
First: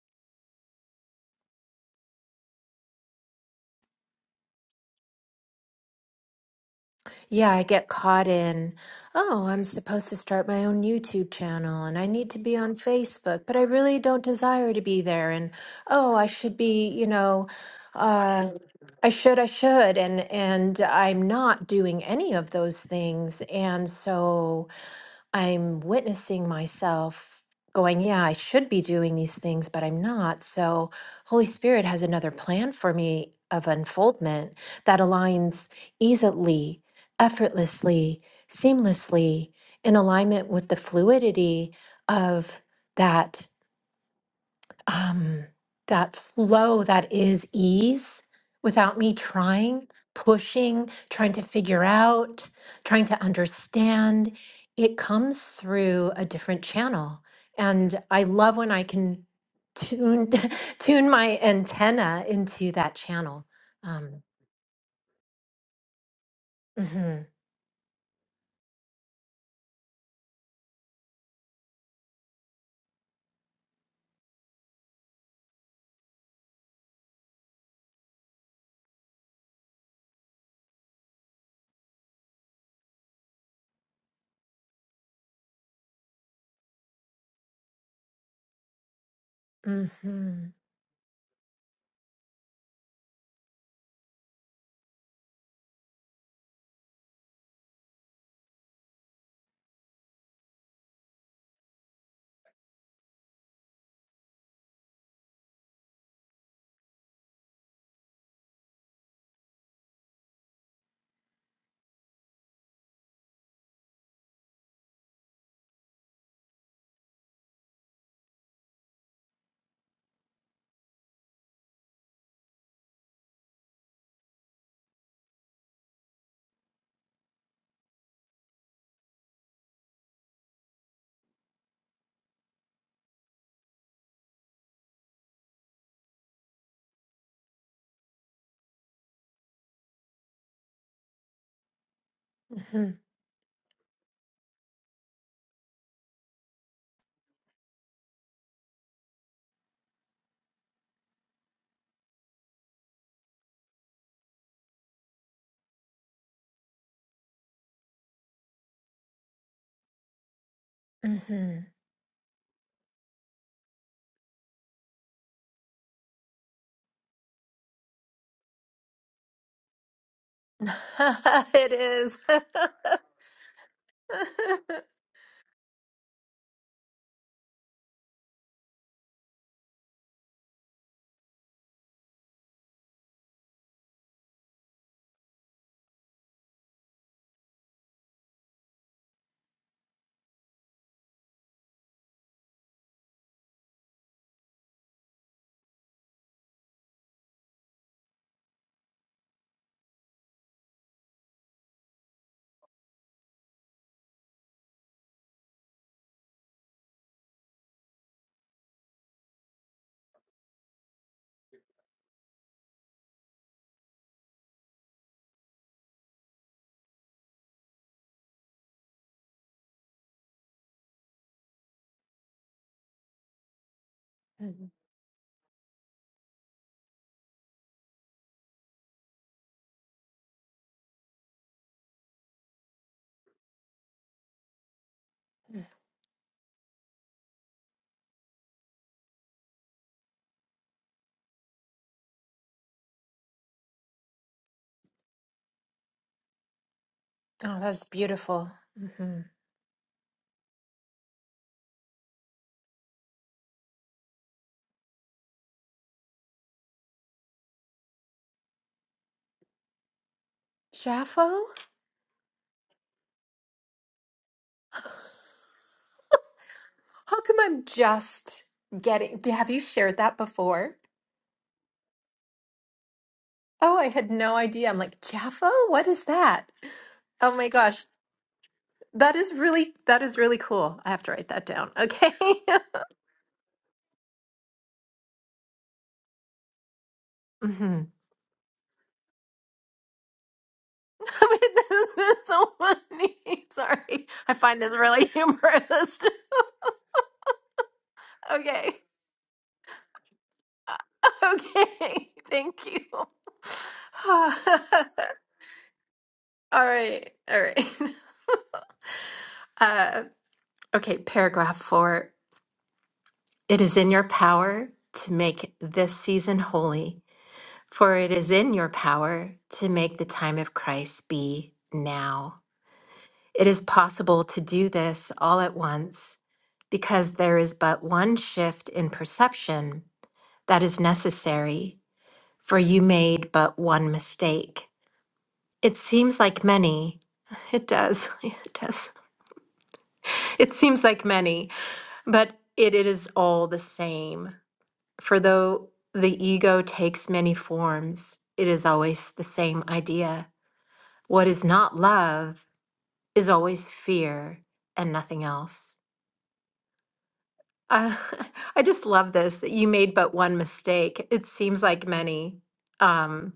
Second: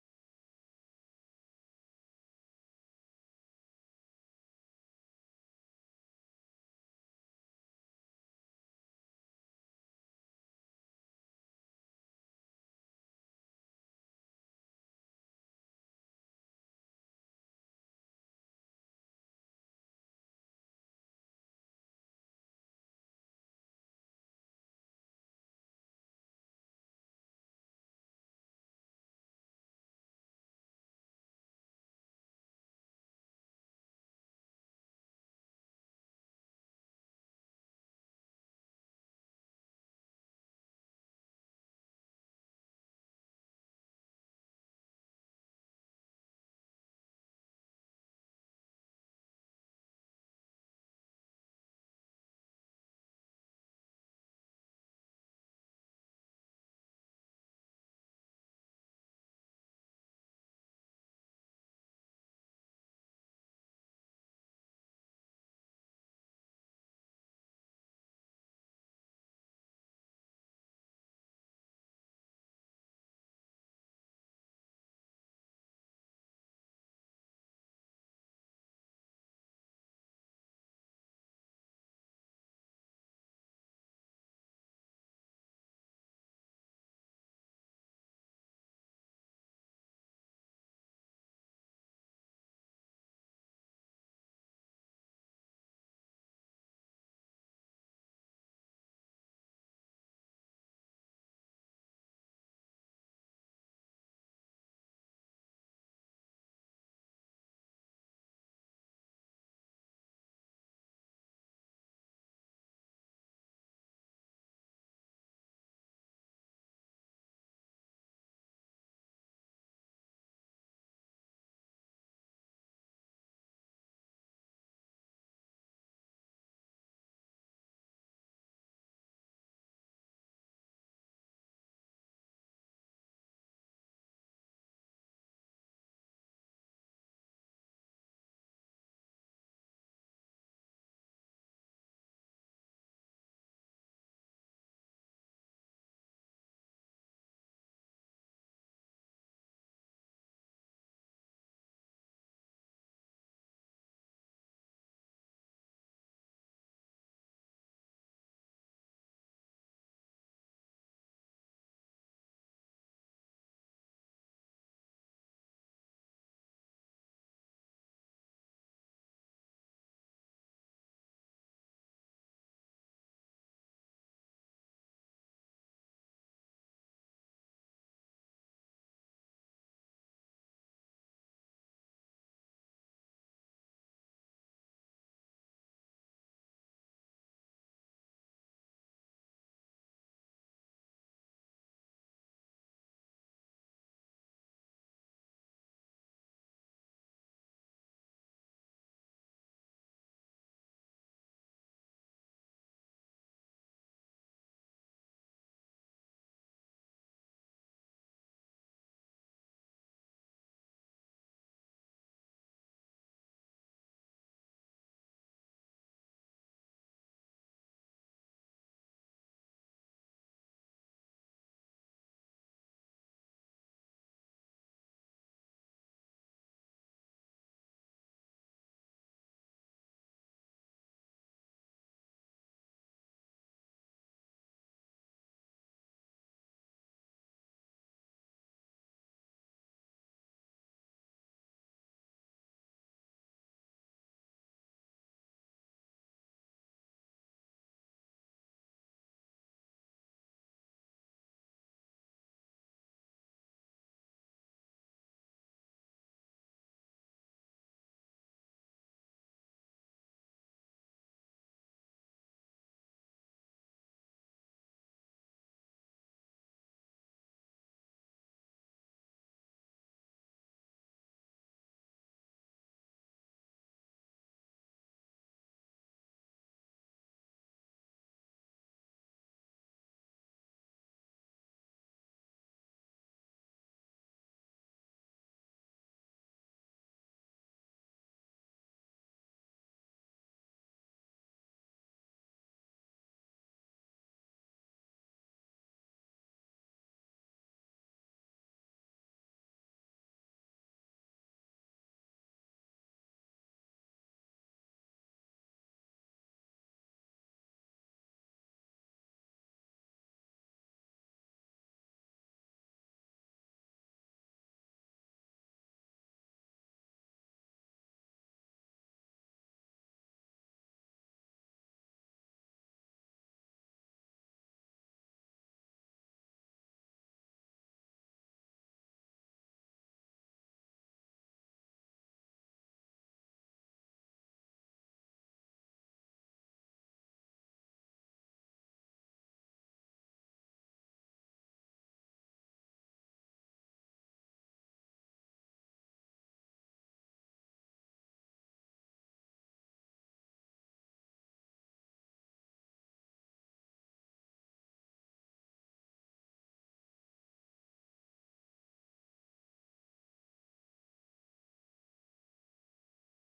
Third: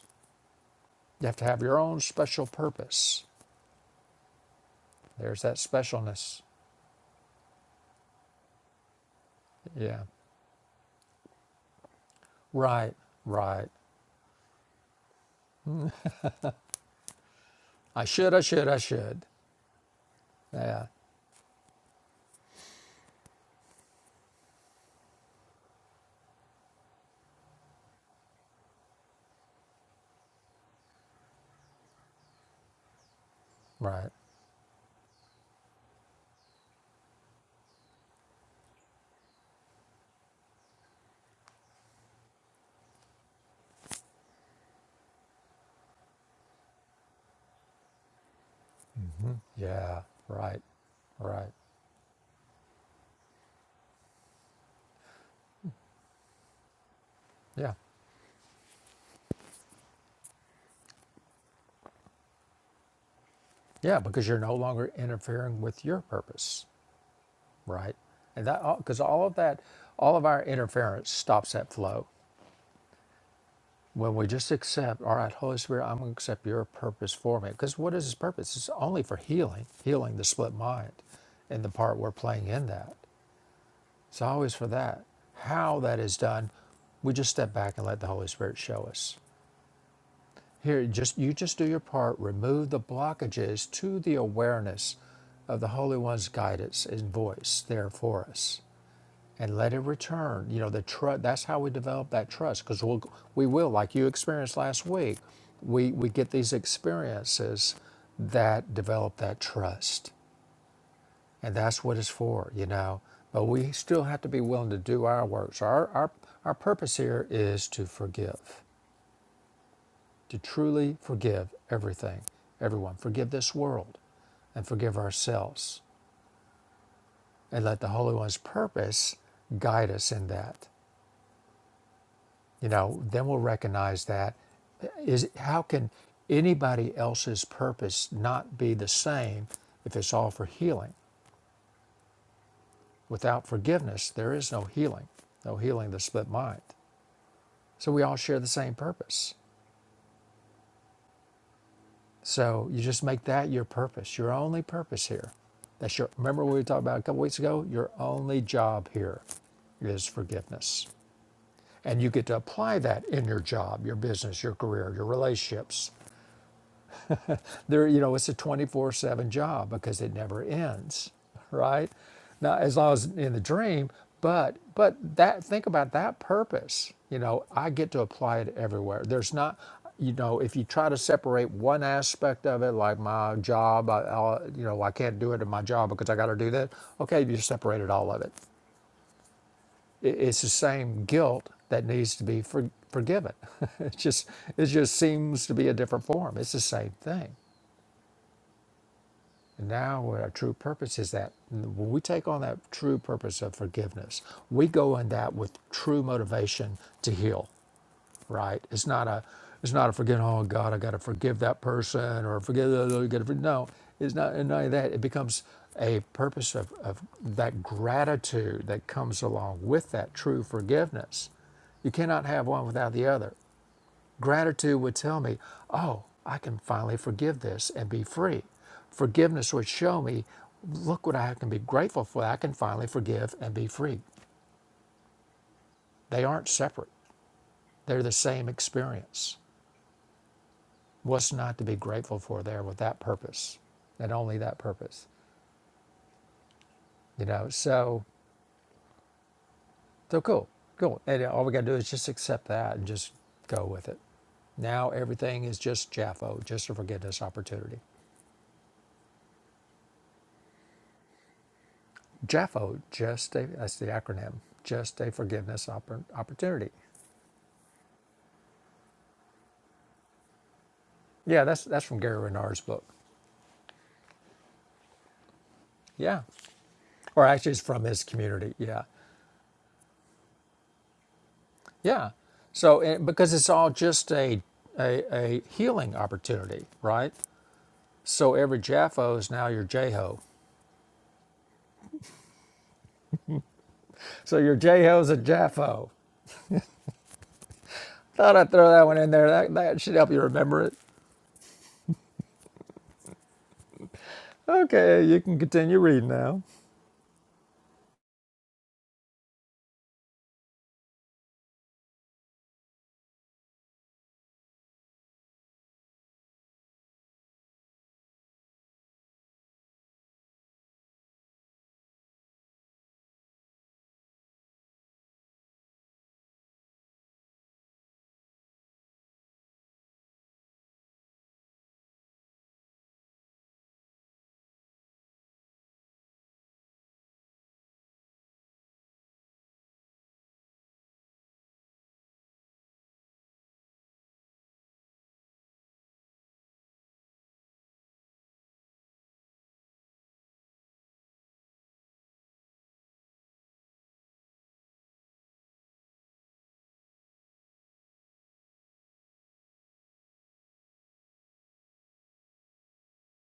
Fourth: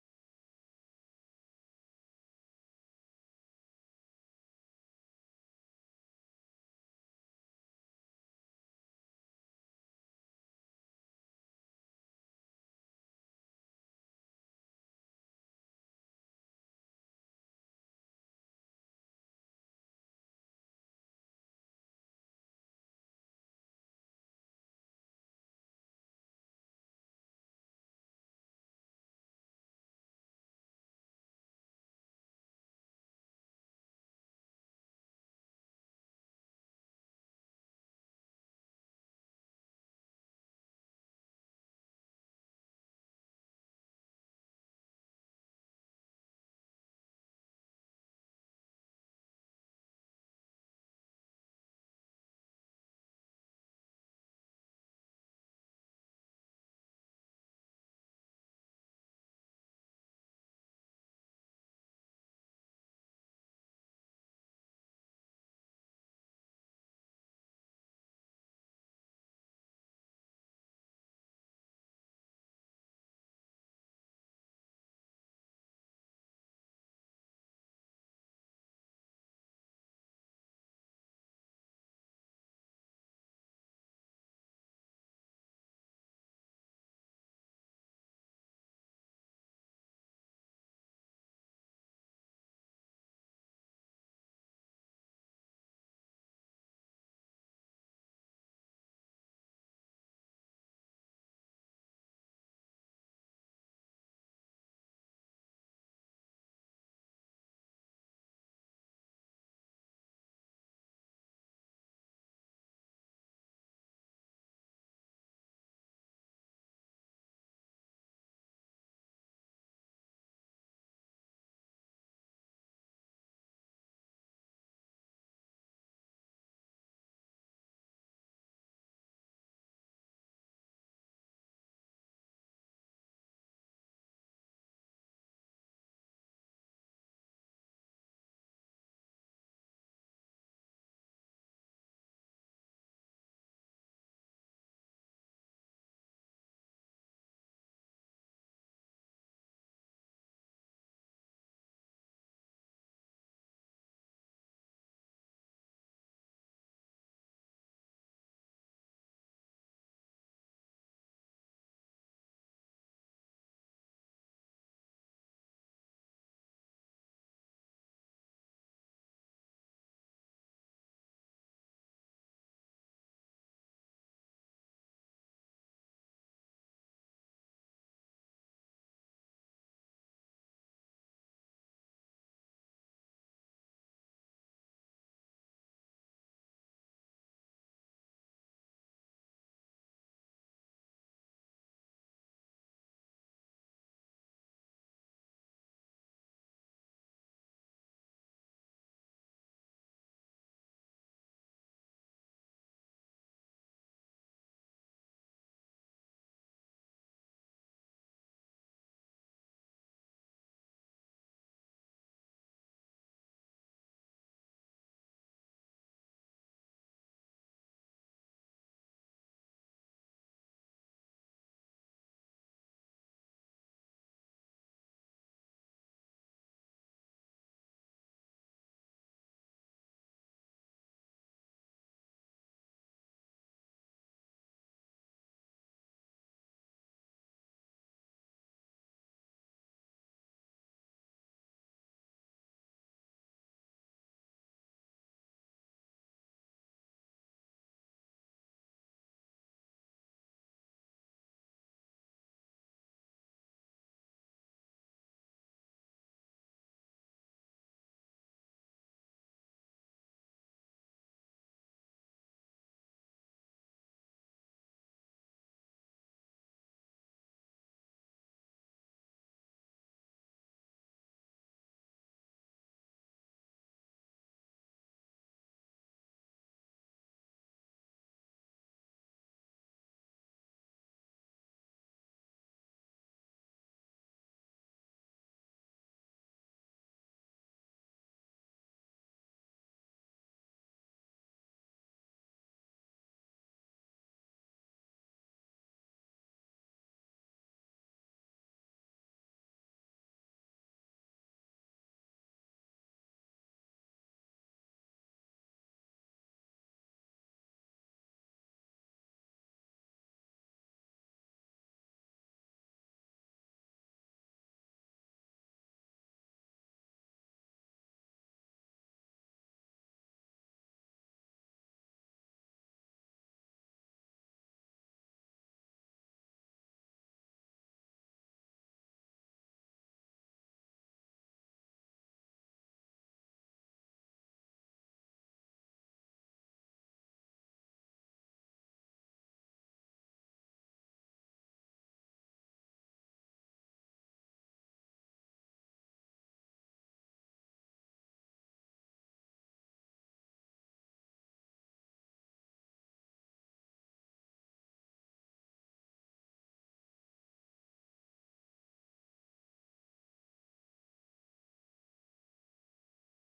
Speaker 1: You have to have your own special purpose. There's that specialness.
Speaker 2: Yeah, I get caught in, oh, I'm
Speaker 1: Yeah.
Speaker 2: supposed to start my own YouTube channel and I need to be on
Speaker 1: Right.
Speaker 2: Facebook, but I
Speaker 1: Right.
Speaker 2: really don't desire to be there. And oh, I should be, you know,
Speaker 1: I should. I
Speaker 2: uh,
Speaker 1: should. I
Speaker 2: I
Speaker 1: should.
Speaker 2: should, I should, and and
Speaker 1: Yeah.
Speaker 2: I'm not doing any of those things. And so I'm witnessing myself going, yeah, I should be doing these things, but I'm not. So, Holy Spirit has another plan for me of
Speaker 1: Right.
Speaker 2: unfoldment that aligns easily, effortlessly, seamlessly in alignment with the fluidity of that um, that flow that is ease without me trying,
Speaker 1: Yeah. Right.
Speaker 2: pushing, trying to
Speaker 1: Right.
Speaker 2: figure out, trying to understand. It comes through a different channel.
Speaker 1: Yeah.
Speaker 2: And I love when I can tune tune my antenna into that channel.
Speaker 1: Yeah.
Speaker 2: Um,
Speaker 1: Because you're no longer interfering with your purpose.
Speaker 2: mhm,
Speaker 1: Right. And that because all of that, all of our interference stops that flow. When we just accept, all right, Holy Spirit, I'm going to accept your purpose for me. Because what is his purpose? It's only for healing, healing the split mind and the part we're playing in that. It's always for that. How that is done, we just step back and let the Holy Spirit show us.
Speaker 2: mhm,
Speaker 1: Here, just you just do your part, remove the blockages to the awareness of the Holy One's guidance and voice there for us and let it return. You know, the trust. That's how we develop that trust because we'll we will, like you experienced last week, we we get these experiences that develop that trust, and that's what it's for. You know, but we still have to be willing to do our work. So our our our purpose here is to forgive, to truly forgive everything, everyone. Forgive this world, and forgive ourselves, and let the Holy One's purpose guide us in that. you know then we'll recognize that is how can anybody else's purpose not be the same if it's all for healing
Speaker 2: mhm,
Speaker 1: without forgiveness there is no healing no healing of the split mind so we all share the same purpose so you just make that your purpose your only purpose here that's your remember what we talked about a couple weeks ago your only job here is forgiveness.
Speaker 2: mhm.
Speaker 1: And you get to apply that in your job, your business, your career, your relationships, there you know it's a 24/7 job because it never ends
Speaker 2: it
Speaker 1: right
Speaker 2: is.
Speaker 1: now as long as in the dream but but that think about that purpose you know I get to apply it everywhere there's not you know if you try to separate one aspect of it like my job I, I'll, you know I can't do it in my job because I got to do that okay you separated all of it it- it's the same guilt that needs to be for, forgiven. it just it just seems to be a different form. It's the same thing. And now, what our true purpose is that when we take on that true purpose of forgiveness, we go in that with true motivation to heal. Right? It's not a, it's not a forgetting. Oh God, I got to forgive that person or forgive the other. gotta forg-" No, it's not. and None of that. It becomes a purpose of, of that gratitude that comes along with that true forgiveness. You cannot have one without the other.
Speaker 2: Mhm.
Speaker 1: Gratitude would tell me, oh, I can finally forgive this and be free. Forgiveness would show me, look what I can be grateful for. I can finally forgive and be free. They aren't separate, they're the same experience. What's not to be grateful for there with that purpose and only that purpose? You know,
Speaker 2: Oh, that's
Speaker 1: so,
Speaker 2: beautiful. hmm
Speaker 1: so cool, cool. And all we got to do is just accept that and just go with it. Now everything is just Jaffo, just a forgiveness opportunity.
Speaker 2: Jaffo?
Speaker 1: JAFO, just a, that's the acronym, just
Speaker 2: How
Speaker 1: a forgiveness oppor- opportunity.
Speaker 2: come I'm just getting, have you shared that before?
Speaker 1: Yeah, that's that's from Gary Renard's book.
Speaker 2: Oh, I had no idea. I'm like, Jaffo? What is
Speaker 1: Yeah,
Speaker 2: that?
Speaker 1: or
Speaker 2: Oh my
Speaker 1: actually it's from
Speaker 2: gosh.
Speaker 1: his community. Yeah,
Speaker 2: That is really, that is really cool. I have to write that down.
Speaker 1: yeah.
Speaker 2: Okay.
Speaker 1: So eh, because it's all just a a, a healing opportunity, right?
Speaker 2: hmm
Speaker 1: So every JAFO is now your JHO.
Speaker 2: this is so funny. Sorry. I
Speaker 1: So your
Speaker 2: find this
Speaker 1: JHO
Speaker 2: really
Speaker 1: is a JAFO.
Speaker 2: humorous.
Speaker 1: Thought I'd throw
Speaker 2: okay.
Speaker 1: that one in there. That, that should help you remember it.
Speaker 2: Okay. Thank you.
Speaker 1: Okay, you can continue reading now.
Speaker 2: All right. All right. Uh, Okay, paragraph four. It is in your power to make this season holy, for it is in your power to make the time of Christ be now. It is possible to do this all at once because there is but one shift in perception that is necessary, for you made but one mistake. It seems like many. It does. It does. It seems like many, but it it is all the same. For though the ego takes many forms, it is always the same idea. What is not love is always fear and nothing else. Uh, I just love this that you made but one mistake. It seems like many, um,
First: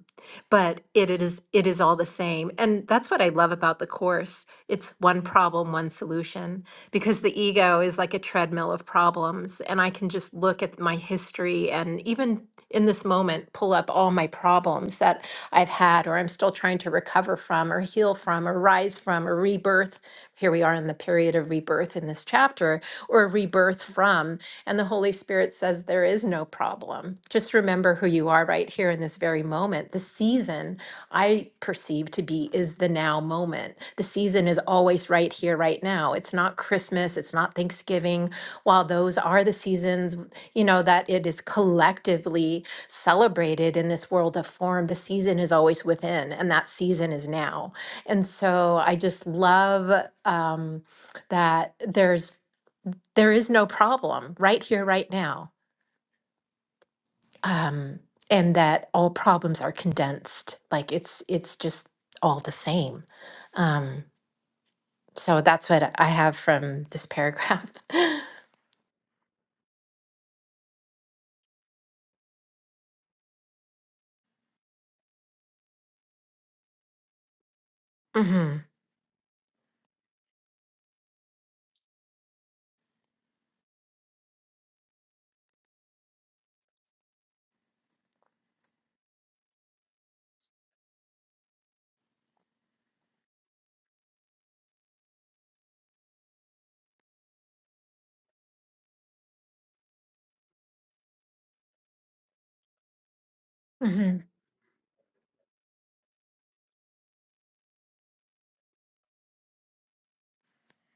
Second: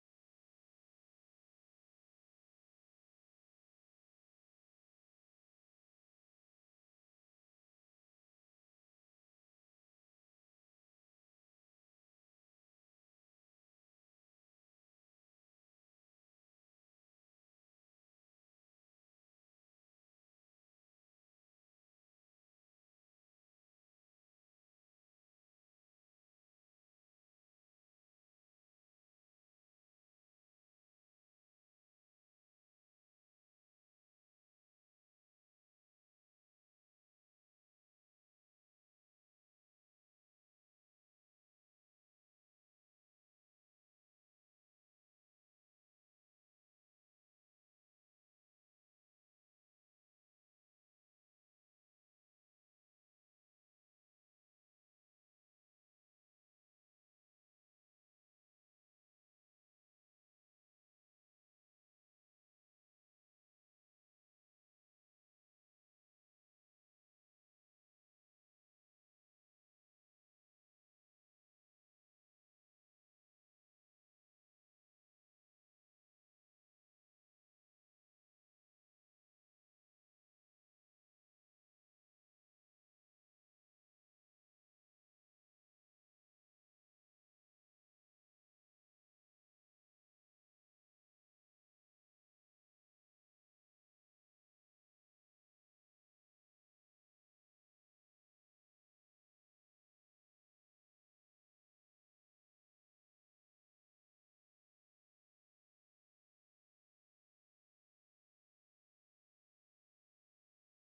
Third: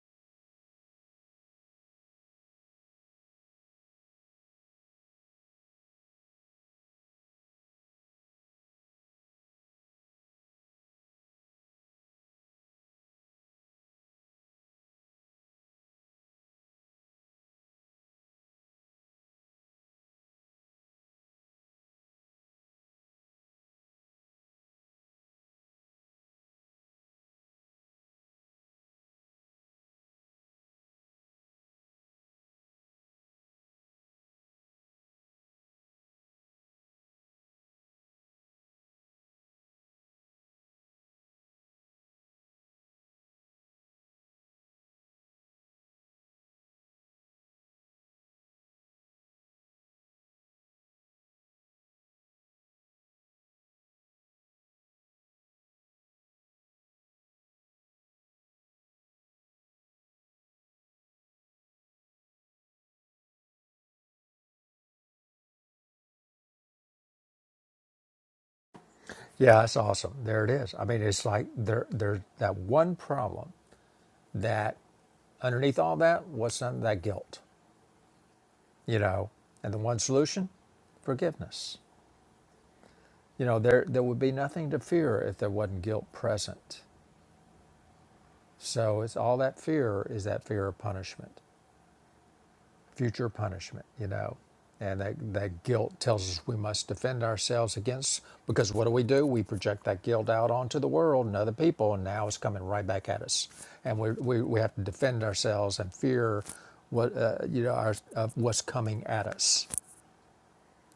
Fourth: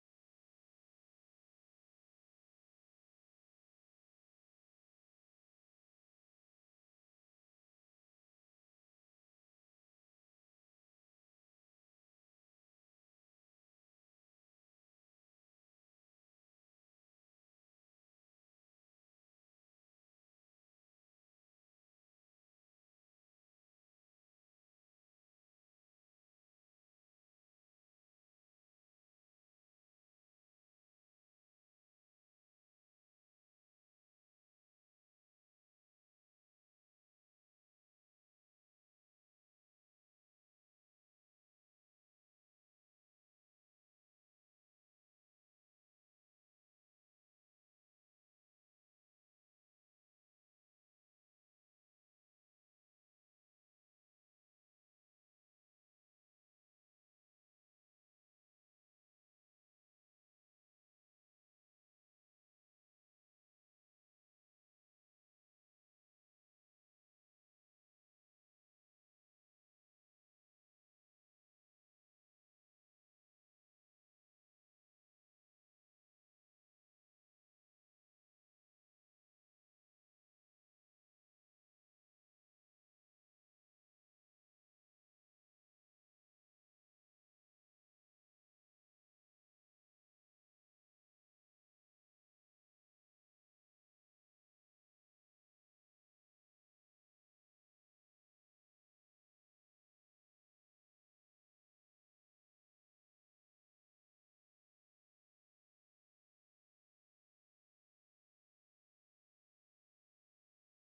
Speaker 2: but it, it is it is all the same. And that's what I love about the course. It's one problem, one solution, because the ego is like a treadmill of problems, and I can just look at my history and even in this moment pull up all my problems that I've had or I'm still trying to recover from or heal from or rise from or rebirth. Here we are in the period of rebirth in this chapter or rebirth from. And the Holy Spirit says there is no problem. Just remember who you are right here in this very moment. The season I perceive to be is the now moment. The season is always right here, right now. It's not Christmas, it's not Thanksgiving. While those are the seasons, you know, that it is collectively celebrated in this world of form, the season is always within, and that season is now. And so I just love um, that there's there is no problem right here right now um, and that all problems are condensed like it's it's just all the same um, so that's what i have from this paragraph
Speaker 1: Yeah, it's awesome. There it is. I mean, it's like there there's that one problem that Underneath all that, was what's of that guilt?
Speaker 2: hmm
Speaker 1: You know, and the one solution, forgiveness. You know, there there would be nothing to fear if there wasn't guilt present. So it's all that fear is that fear of punishment, future punishment. You know, and that that guilt tells us we must defend ourselves against because what do we do? We project that guilt out onto the world and other people, and now it's coming right back at us, and we
Speaker 2: hmm
Speaker 1: we, we have to defend ourselves and fear what uh, you know our, of what's coming at us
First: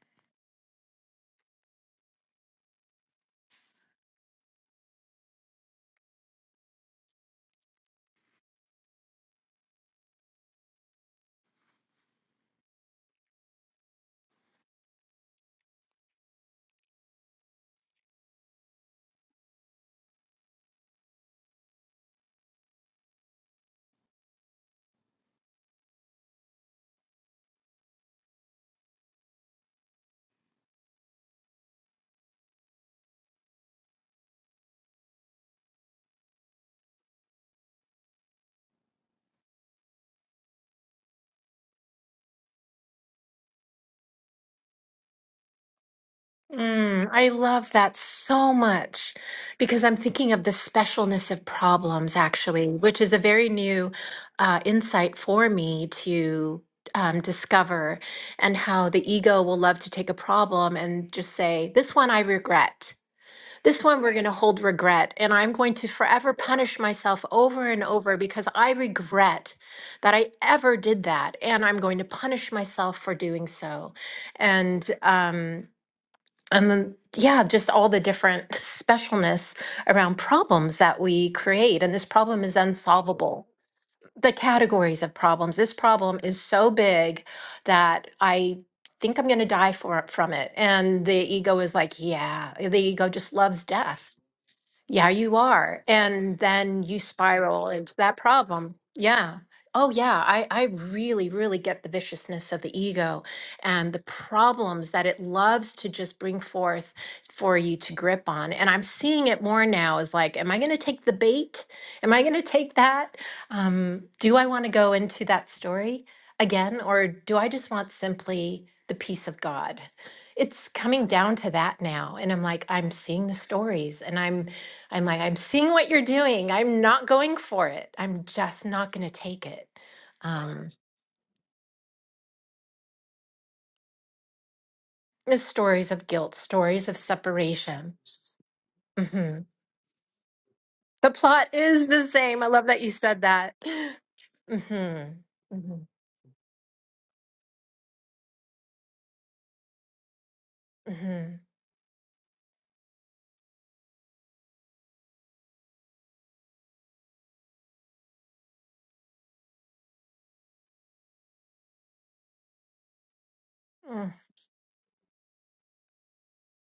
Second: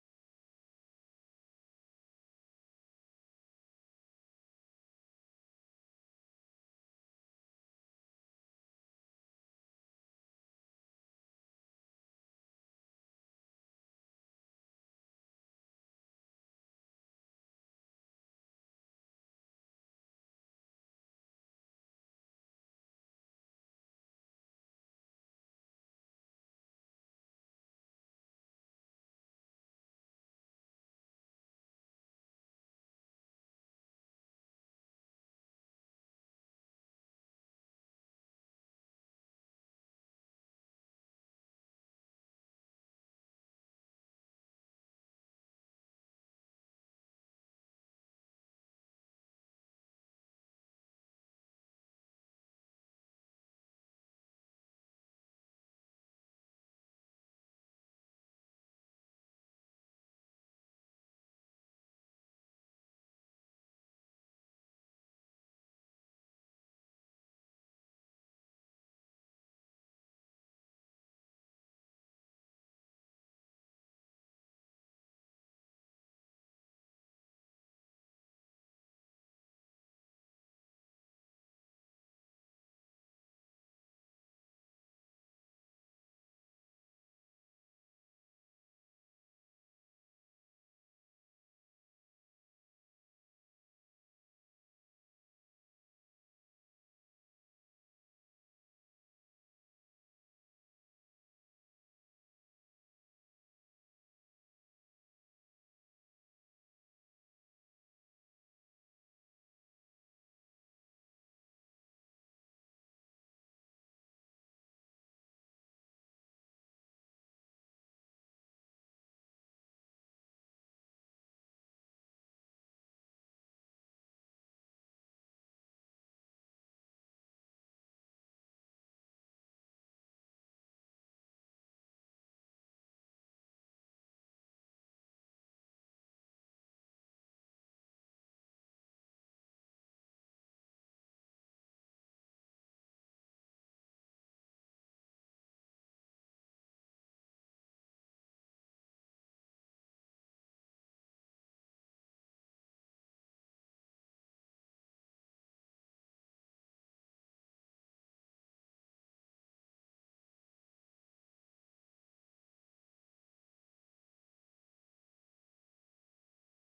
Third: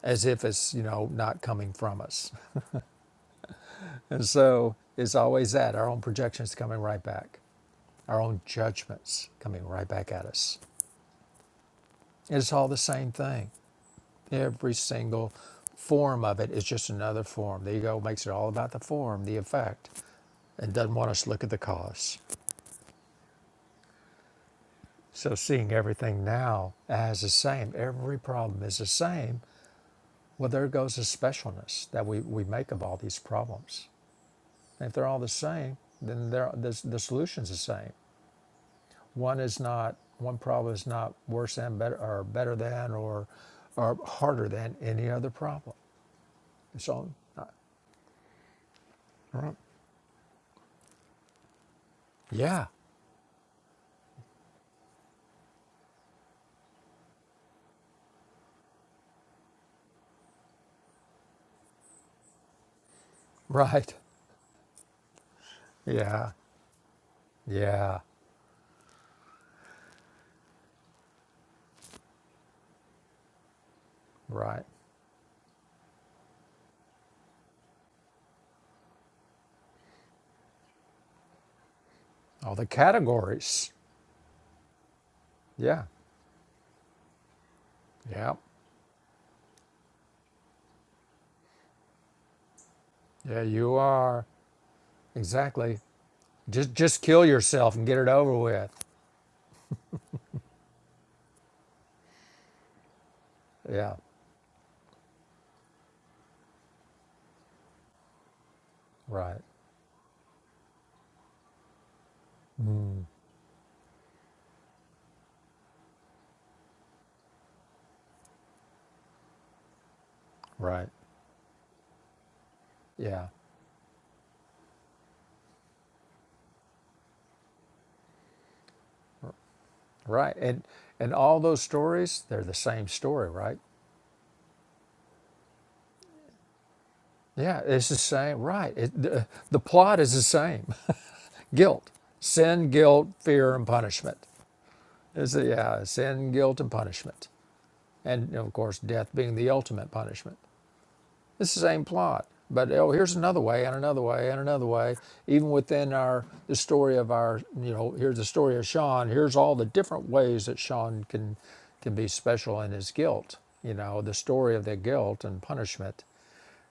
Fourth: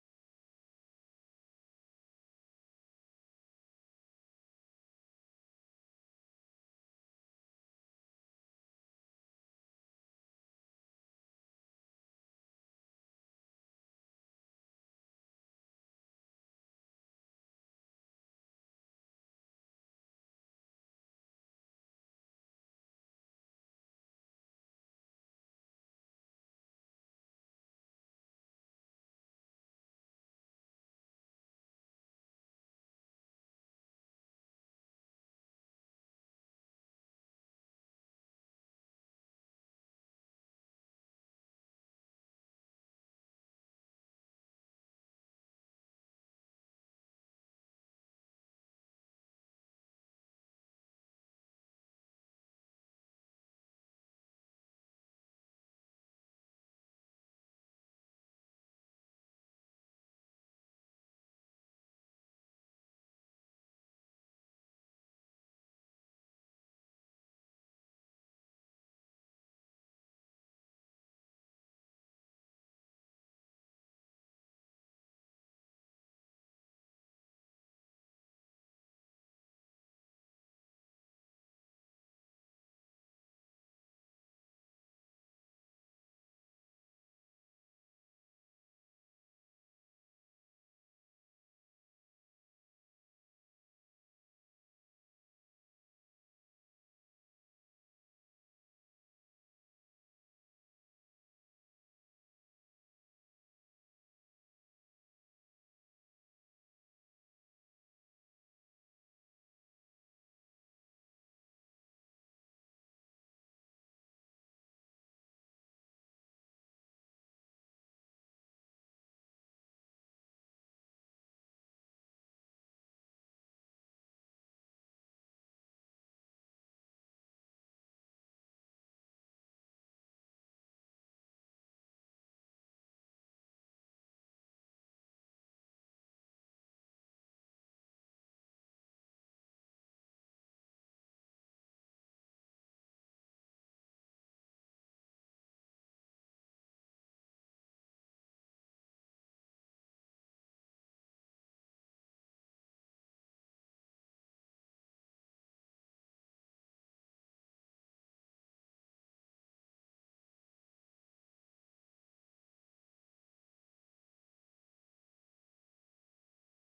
Speaker 1: as if it's you know not coming from us and so it's always that our own projections coming right back our own judgments coming right back at us it's all the same thing every single form of it is just another form the ego makes it all about the form the effect and doesn't want us to look at the cause so seeing everything now as the same every problem is the same well there goes the specialness that we, we make of all these problems If they're all the same, then they're, the, the solution's the same. One is not, one problem is not worse than, better, or better than, or, or harder than any other problem. So
Speaker 2: Mm, I
Speaker 1: uh,
Speaker 2: love that so much because I'm thinking of the specialness of problems,
Speaker 1: yeah,
Speaker 2: actually, which is a very new uh, insight for me to um, discover, and how the ego will love to take a problem and just say, This one I regret. This
Speaker 1: right.
Speaker 2: one we're going to hold regret. And I'm going to
Speaker 1: Yeah,
Speaker 2: forever punish myself over and
Speaker 1: yeah,
Speaker 2: over because I regret that I ever did that. And I'm going to punish myself for doing so.
Speaker 1: right.
Speaker 2: And, um, and then yeah just all the different specialness around problems that we create and this problem
Speaker 1: All
Speaker 2: is
Speaker 1: the
Speaker 2: unsolvable
Speaker 1: categories.
Speaker 2: the categories of problems this
Speaker 1: Yeah,
Speaker 2: problem is so big that
Speaker 1: yeah,
Speaker 2: i think i'm going to die for, from it and the ego is like yeah the ego just
Speaker 1: yeah,
Speaker 2: loves
Speaker 1: you
Speaker 2: death
Speaker 1: are.
Speaker 2: yeah, you
Speaker 1: Exactly.
Speaker 2: are. And
Speaker 1: Just,
Speaker 2: then you
Speaker 1: just kill
Speaker 2: spiral
Speaker 1: yourself and
Speaker 2: into
Speaker 1: get it
Speaker 2: that
Speaker 1: over with.
Speaker 2: problem. Yeah. Oh, yeah. I, I really, really get the viciousness of the ego and
Speaker 1: Yeah,
Speaker 2: the problems that it loves to just bring forth for you to grip on. And I'm seeing
Speaker 1: right,
Speaker 2: it more now as like, am I going to take the bait? Am I going to take that? Um, do I want to go into that story again? Or do I just want simply the peace of God? It's
Speaker 1: right.
Speaker 2: coming down to that now. And I'm like, I'm seeing
Speaker 1: Yeah.
Speaker 2: the stories and I'm I'm like, I'm seeing what you're doing. I'm not going for it. I'm just not going to take it.
Speaker 1: Right. And
Speaker 2: Um,
Speaker 1: and all those stories, they're the same story, right?
Speaker 2: the stories of guilt, stories of
Speaker 1: Yeah, it's
Speaker 2: separation.
Speaker 1: the same. Right. It, the,
Speaker 2: hmm
Speaker 1: the plot is the same.
Speaker 2: The plot is
Speaker 1: guilt,
Speaker 2: the same. I love
Speaker 1: sin,
Speaker 2: that you
Speaker 1: guilt,
Speaker 2: said
Speaker 1: fear,
Speaker 2: that.
Speaker 1: and punishment.
Speaker 2: hmm
Speaker 1: It's, a, yeah, sin, guilt, and punishment. And of course, death being the ultimate punishment.
Speaker 2: hmm
Speaker 1: It's the same plot. But oh, here's another way and another way and another way. Even within our the story of our you know, here's the story of Sean, here's all the different ways that Sean can can be special in his guilt, you know,
Speaker 2: hmm
Speaker 1: the story of the guilt and punishment.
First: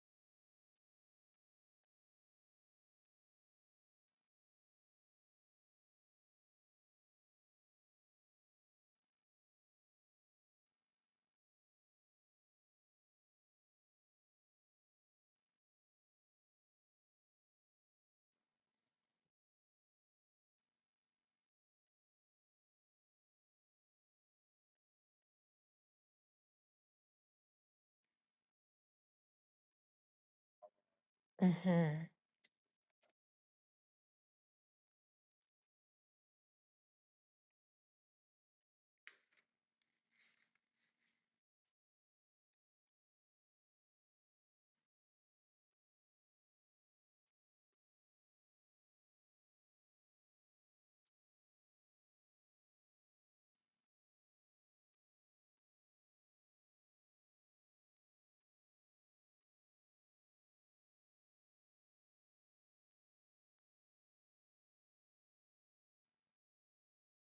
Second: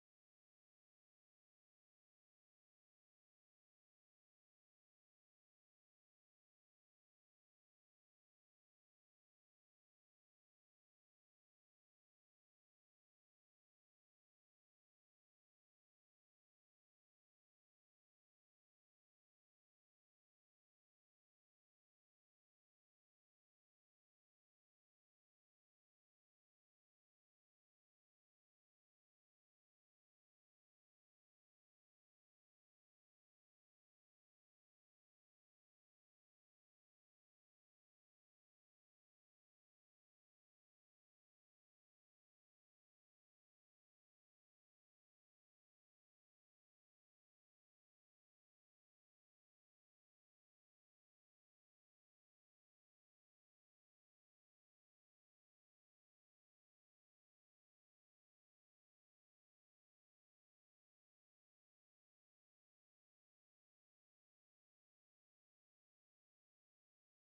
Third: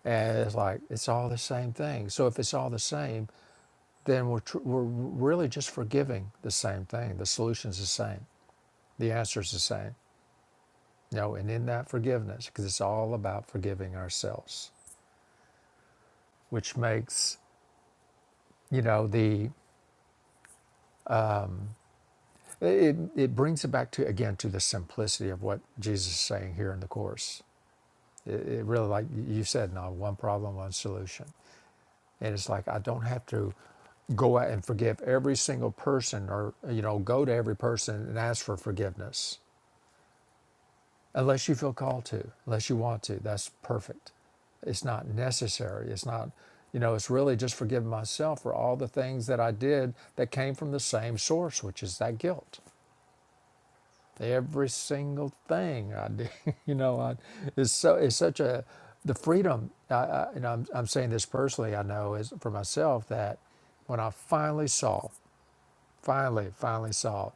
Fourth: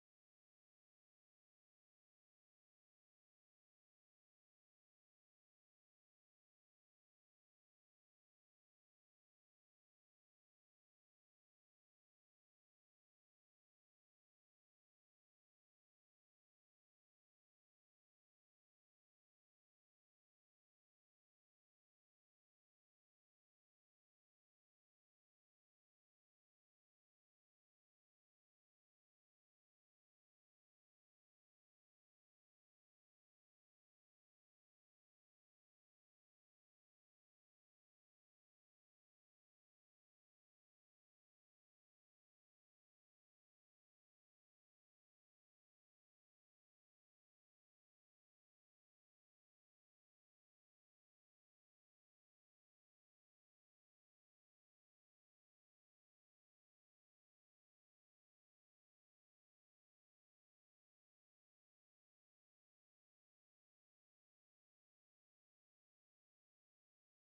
Speaker 1: And it's like it's all the same thing. So if it's all the same, then we're tr- we're really just forgiving the same thing. The solution's the same. The answer's the same. You know, and in that forgiveness, because it's all about forgiving ourselves, which makes you know the it, it brings it back to again to the simplicity of what jesus is saying here in the course it, it really like you said now one problem one solution
Speaker 2: hmm
Speaker 1: and it's like i don't have to go out and forgive every single person or you know go to every person and ask for forgiveness unless you feel called to unless you want to that's perfect it's not necessary it's not you know it's really just forgiving myself for all the things that i did that came from the same source which is that guilt every single thing I do. You know, I, it's so it's such a the freedom. I, I, and I'm I'm saying this personally. I know is for myself that when I finally saw, finally, finally saw,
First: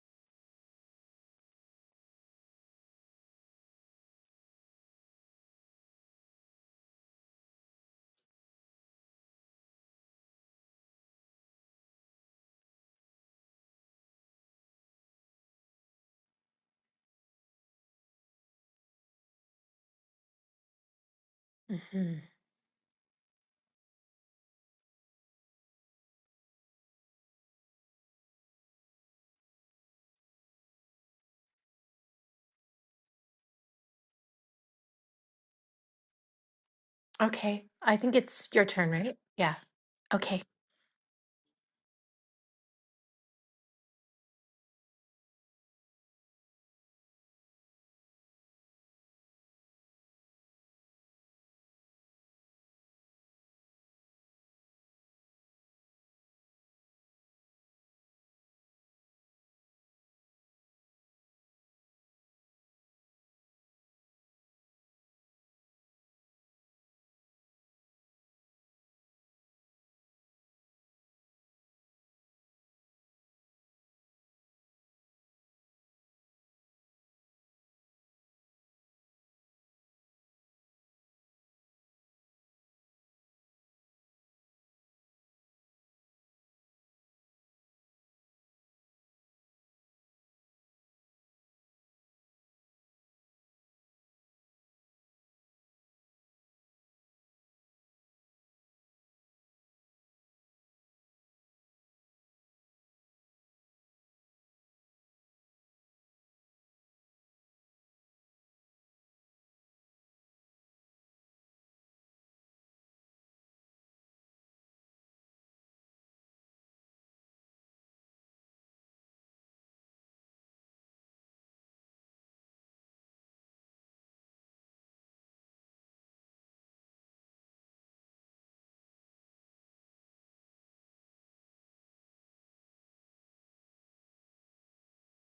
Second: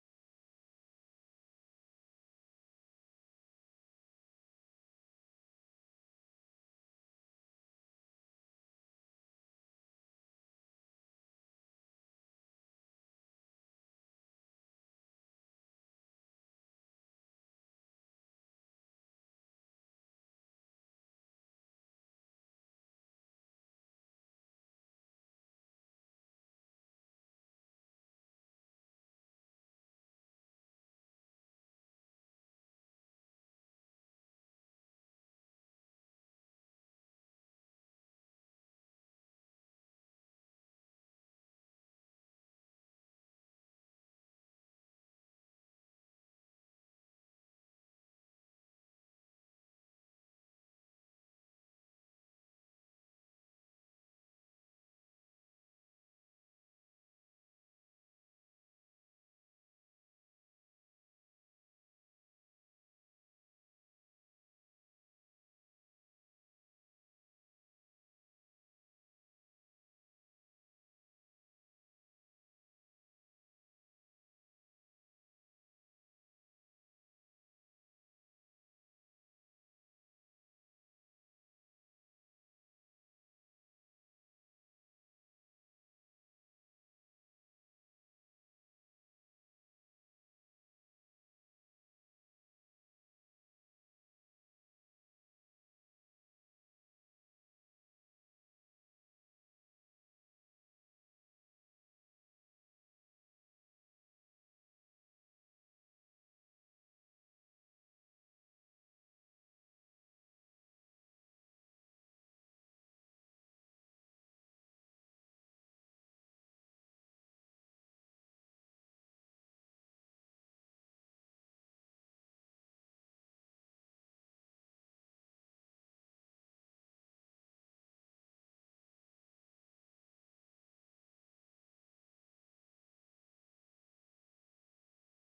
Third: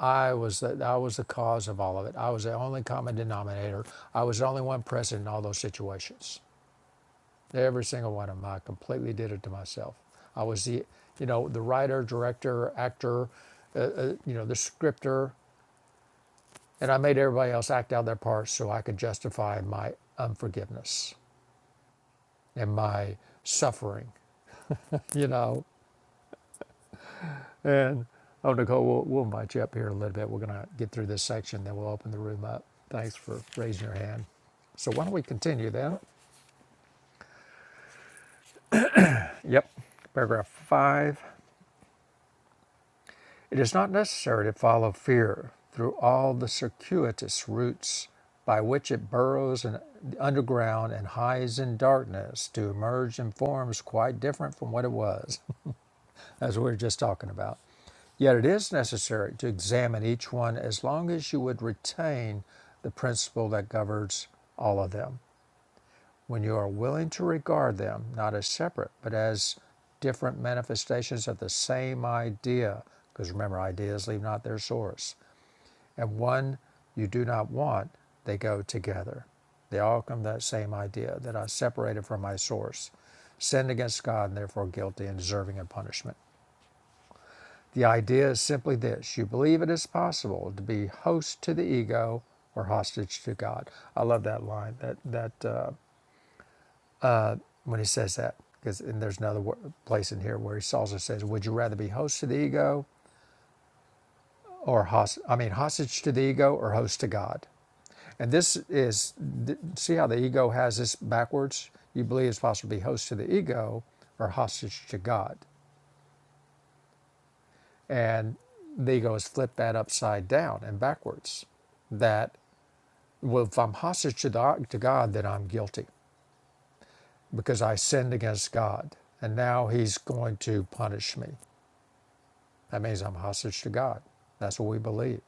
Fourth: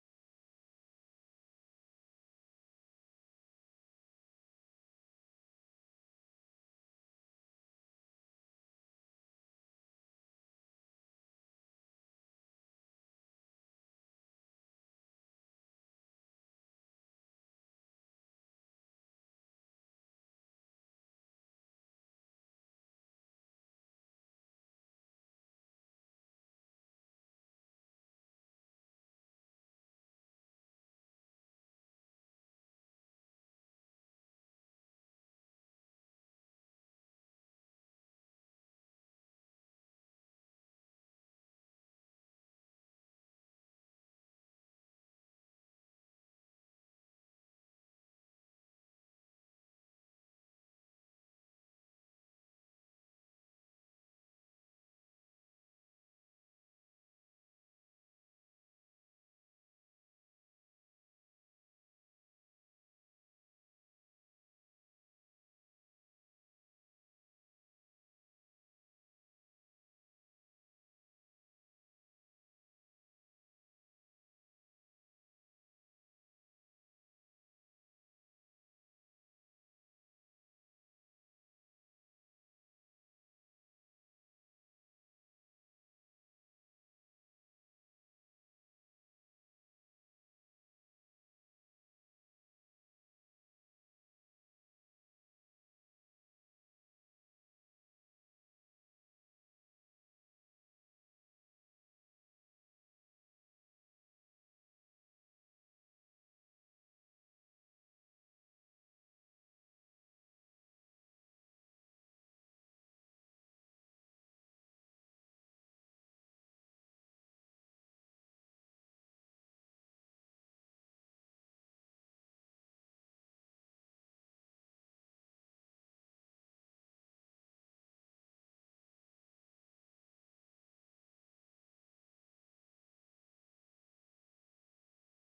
Speaker 1: I was the I was the cause of all of it. I was the only common denominator. I was the only one present in all those situations. Every single one of them. I completely did it to myself. I was the you know the writer, director, actor, uh, uh, you know the scripter. And I made everybody else act out their parts so I could justify my unforgiveness
Speaker 2: hmm
Speaker 1: and my suffering, you know. And oh, Nicole, we'll, we'll invite you up here in a little bit. We're going to get through this section, then we'll open the room up. Thanks for raising your hand. So why don't we continue then?
Speaker 2: Okay. I think it's your turn, right? Yeah.
Speaker 1: Yep.
Speaker 2: Okay.
Speaker 1: Paragraph five. It is not necessary to follow fear through all the circuitous routes by which it burrows in, underground and hides in darkness to emerge in forms quite different from what it was, as we were just talking about. Yet it is necessary to examine each one as long as you would retain the principle that governs all of them. When you are willing to regard them not as separate, but as different manifestations of the same idea, because remember, ideas leave not their source, and one you do not want, they go together. They all come to that same idea that I separated from my source, sinned against God, and therefore guilty and deserving of punishment. The idea is simply this you believe it is possible to be host to the ego or hostage to God. I love that line. That, that, uh, when he says that. Because and there's another place in here where he also says, "Would you rather be host to the ego or host? I mean, hostage to the ego or host to God?" And this is see how the ego has this backwards. You believe it's possible to be host to the ego or hostage to God, and the ego has flipped that upside down and backwards. That well, if I'm hostage to, the, to God, then I'm guilty because I sinned against God, and now He's going to punish me. That means I'm hostage to God. That's what we believe.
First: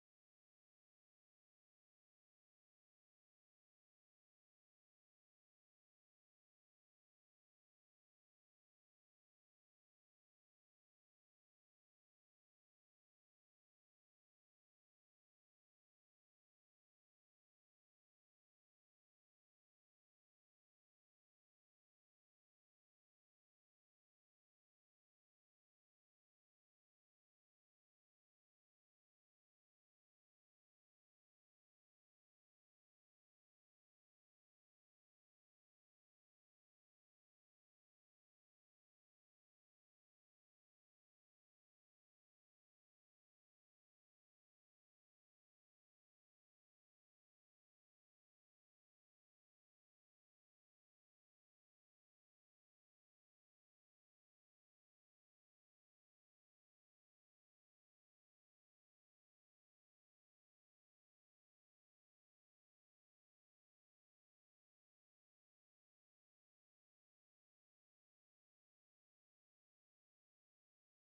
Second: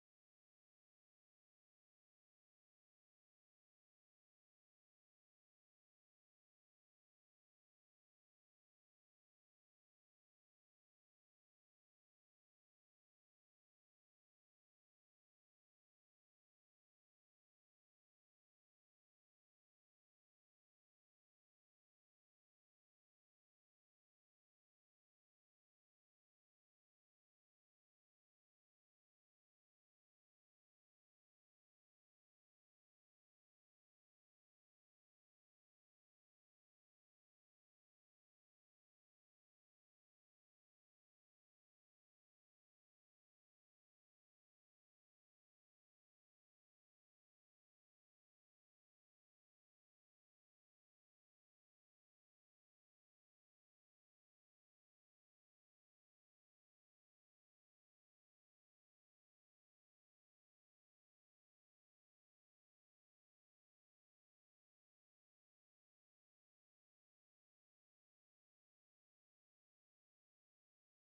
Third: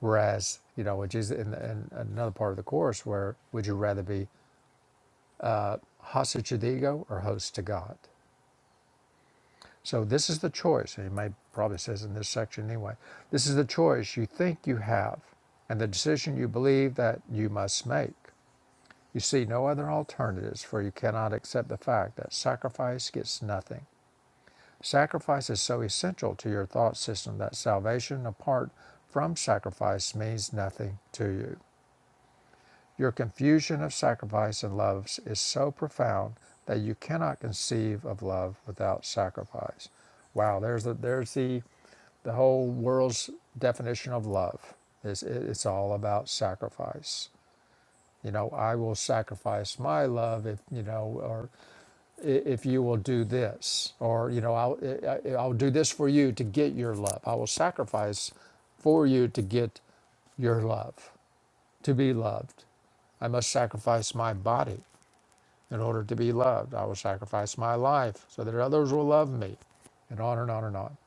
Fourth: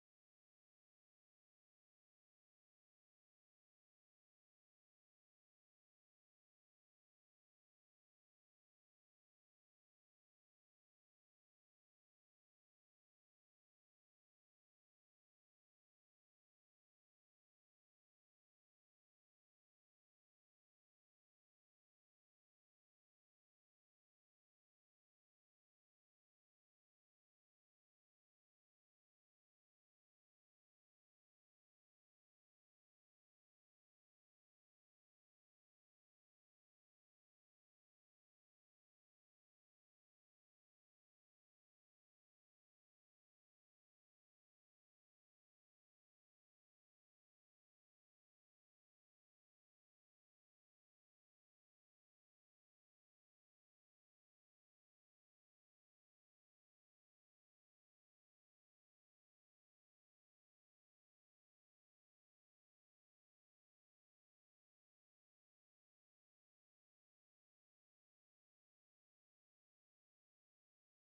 Speaker 1: Whereas, you know, which is in, in another part of the course where would you rather be hostage to the ego or host to God? So this is the choice. And he may probably says in this section anyway. This is the choice you think you have and the decision you believe that you must make. You see no other alternatives, for you cannot accept the fact that sacrifice gets nothing Sacrifice is so essential to your thought system that salvation apart from sacrifice means nothing to you. Your confusion of sacrifice and love is so profound that you cannot conceive of love without sacrifice. Wow, there's the, there's the the whole world's definition of love is it's all about sacrifice you know i will sacrifice my love if you know or if you will do this or you know I'll, I'll do this for you to get your love i will sacrifice for you to get your love to be loved i must sacrifice my body in order to be loved i will sacrifice my life so that others will love me and on and on and on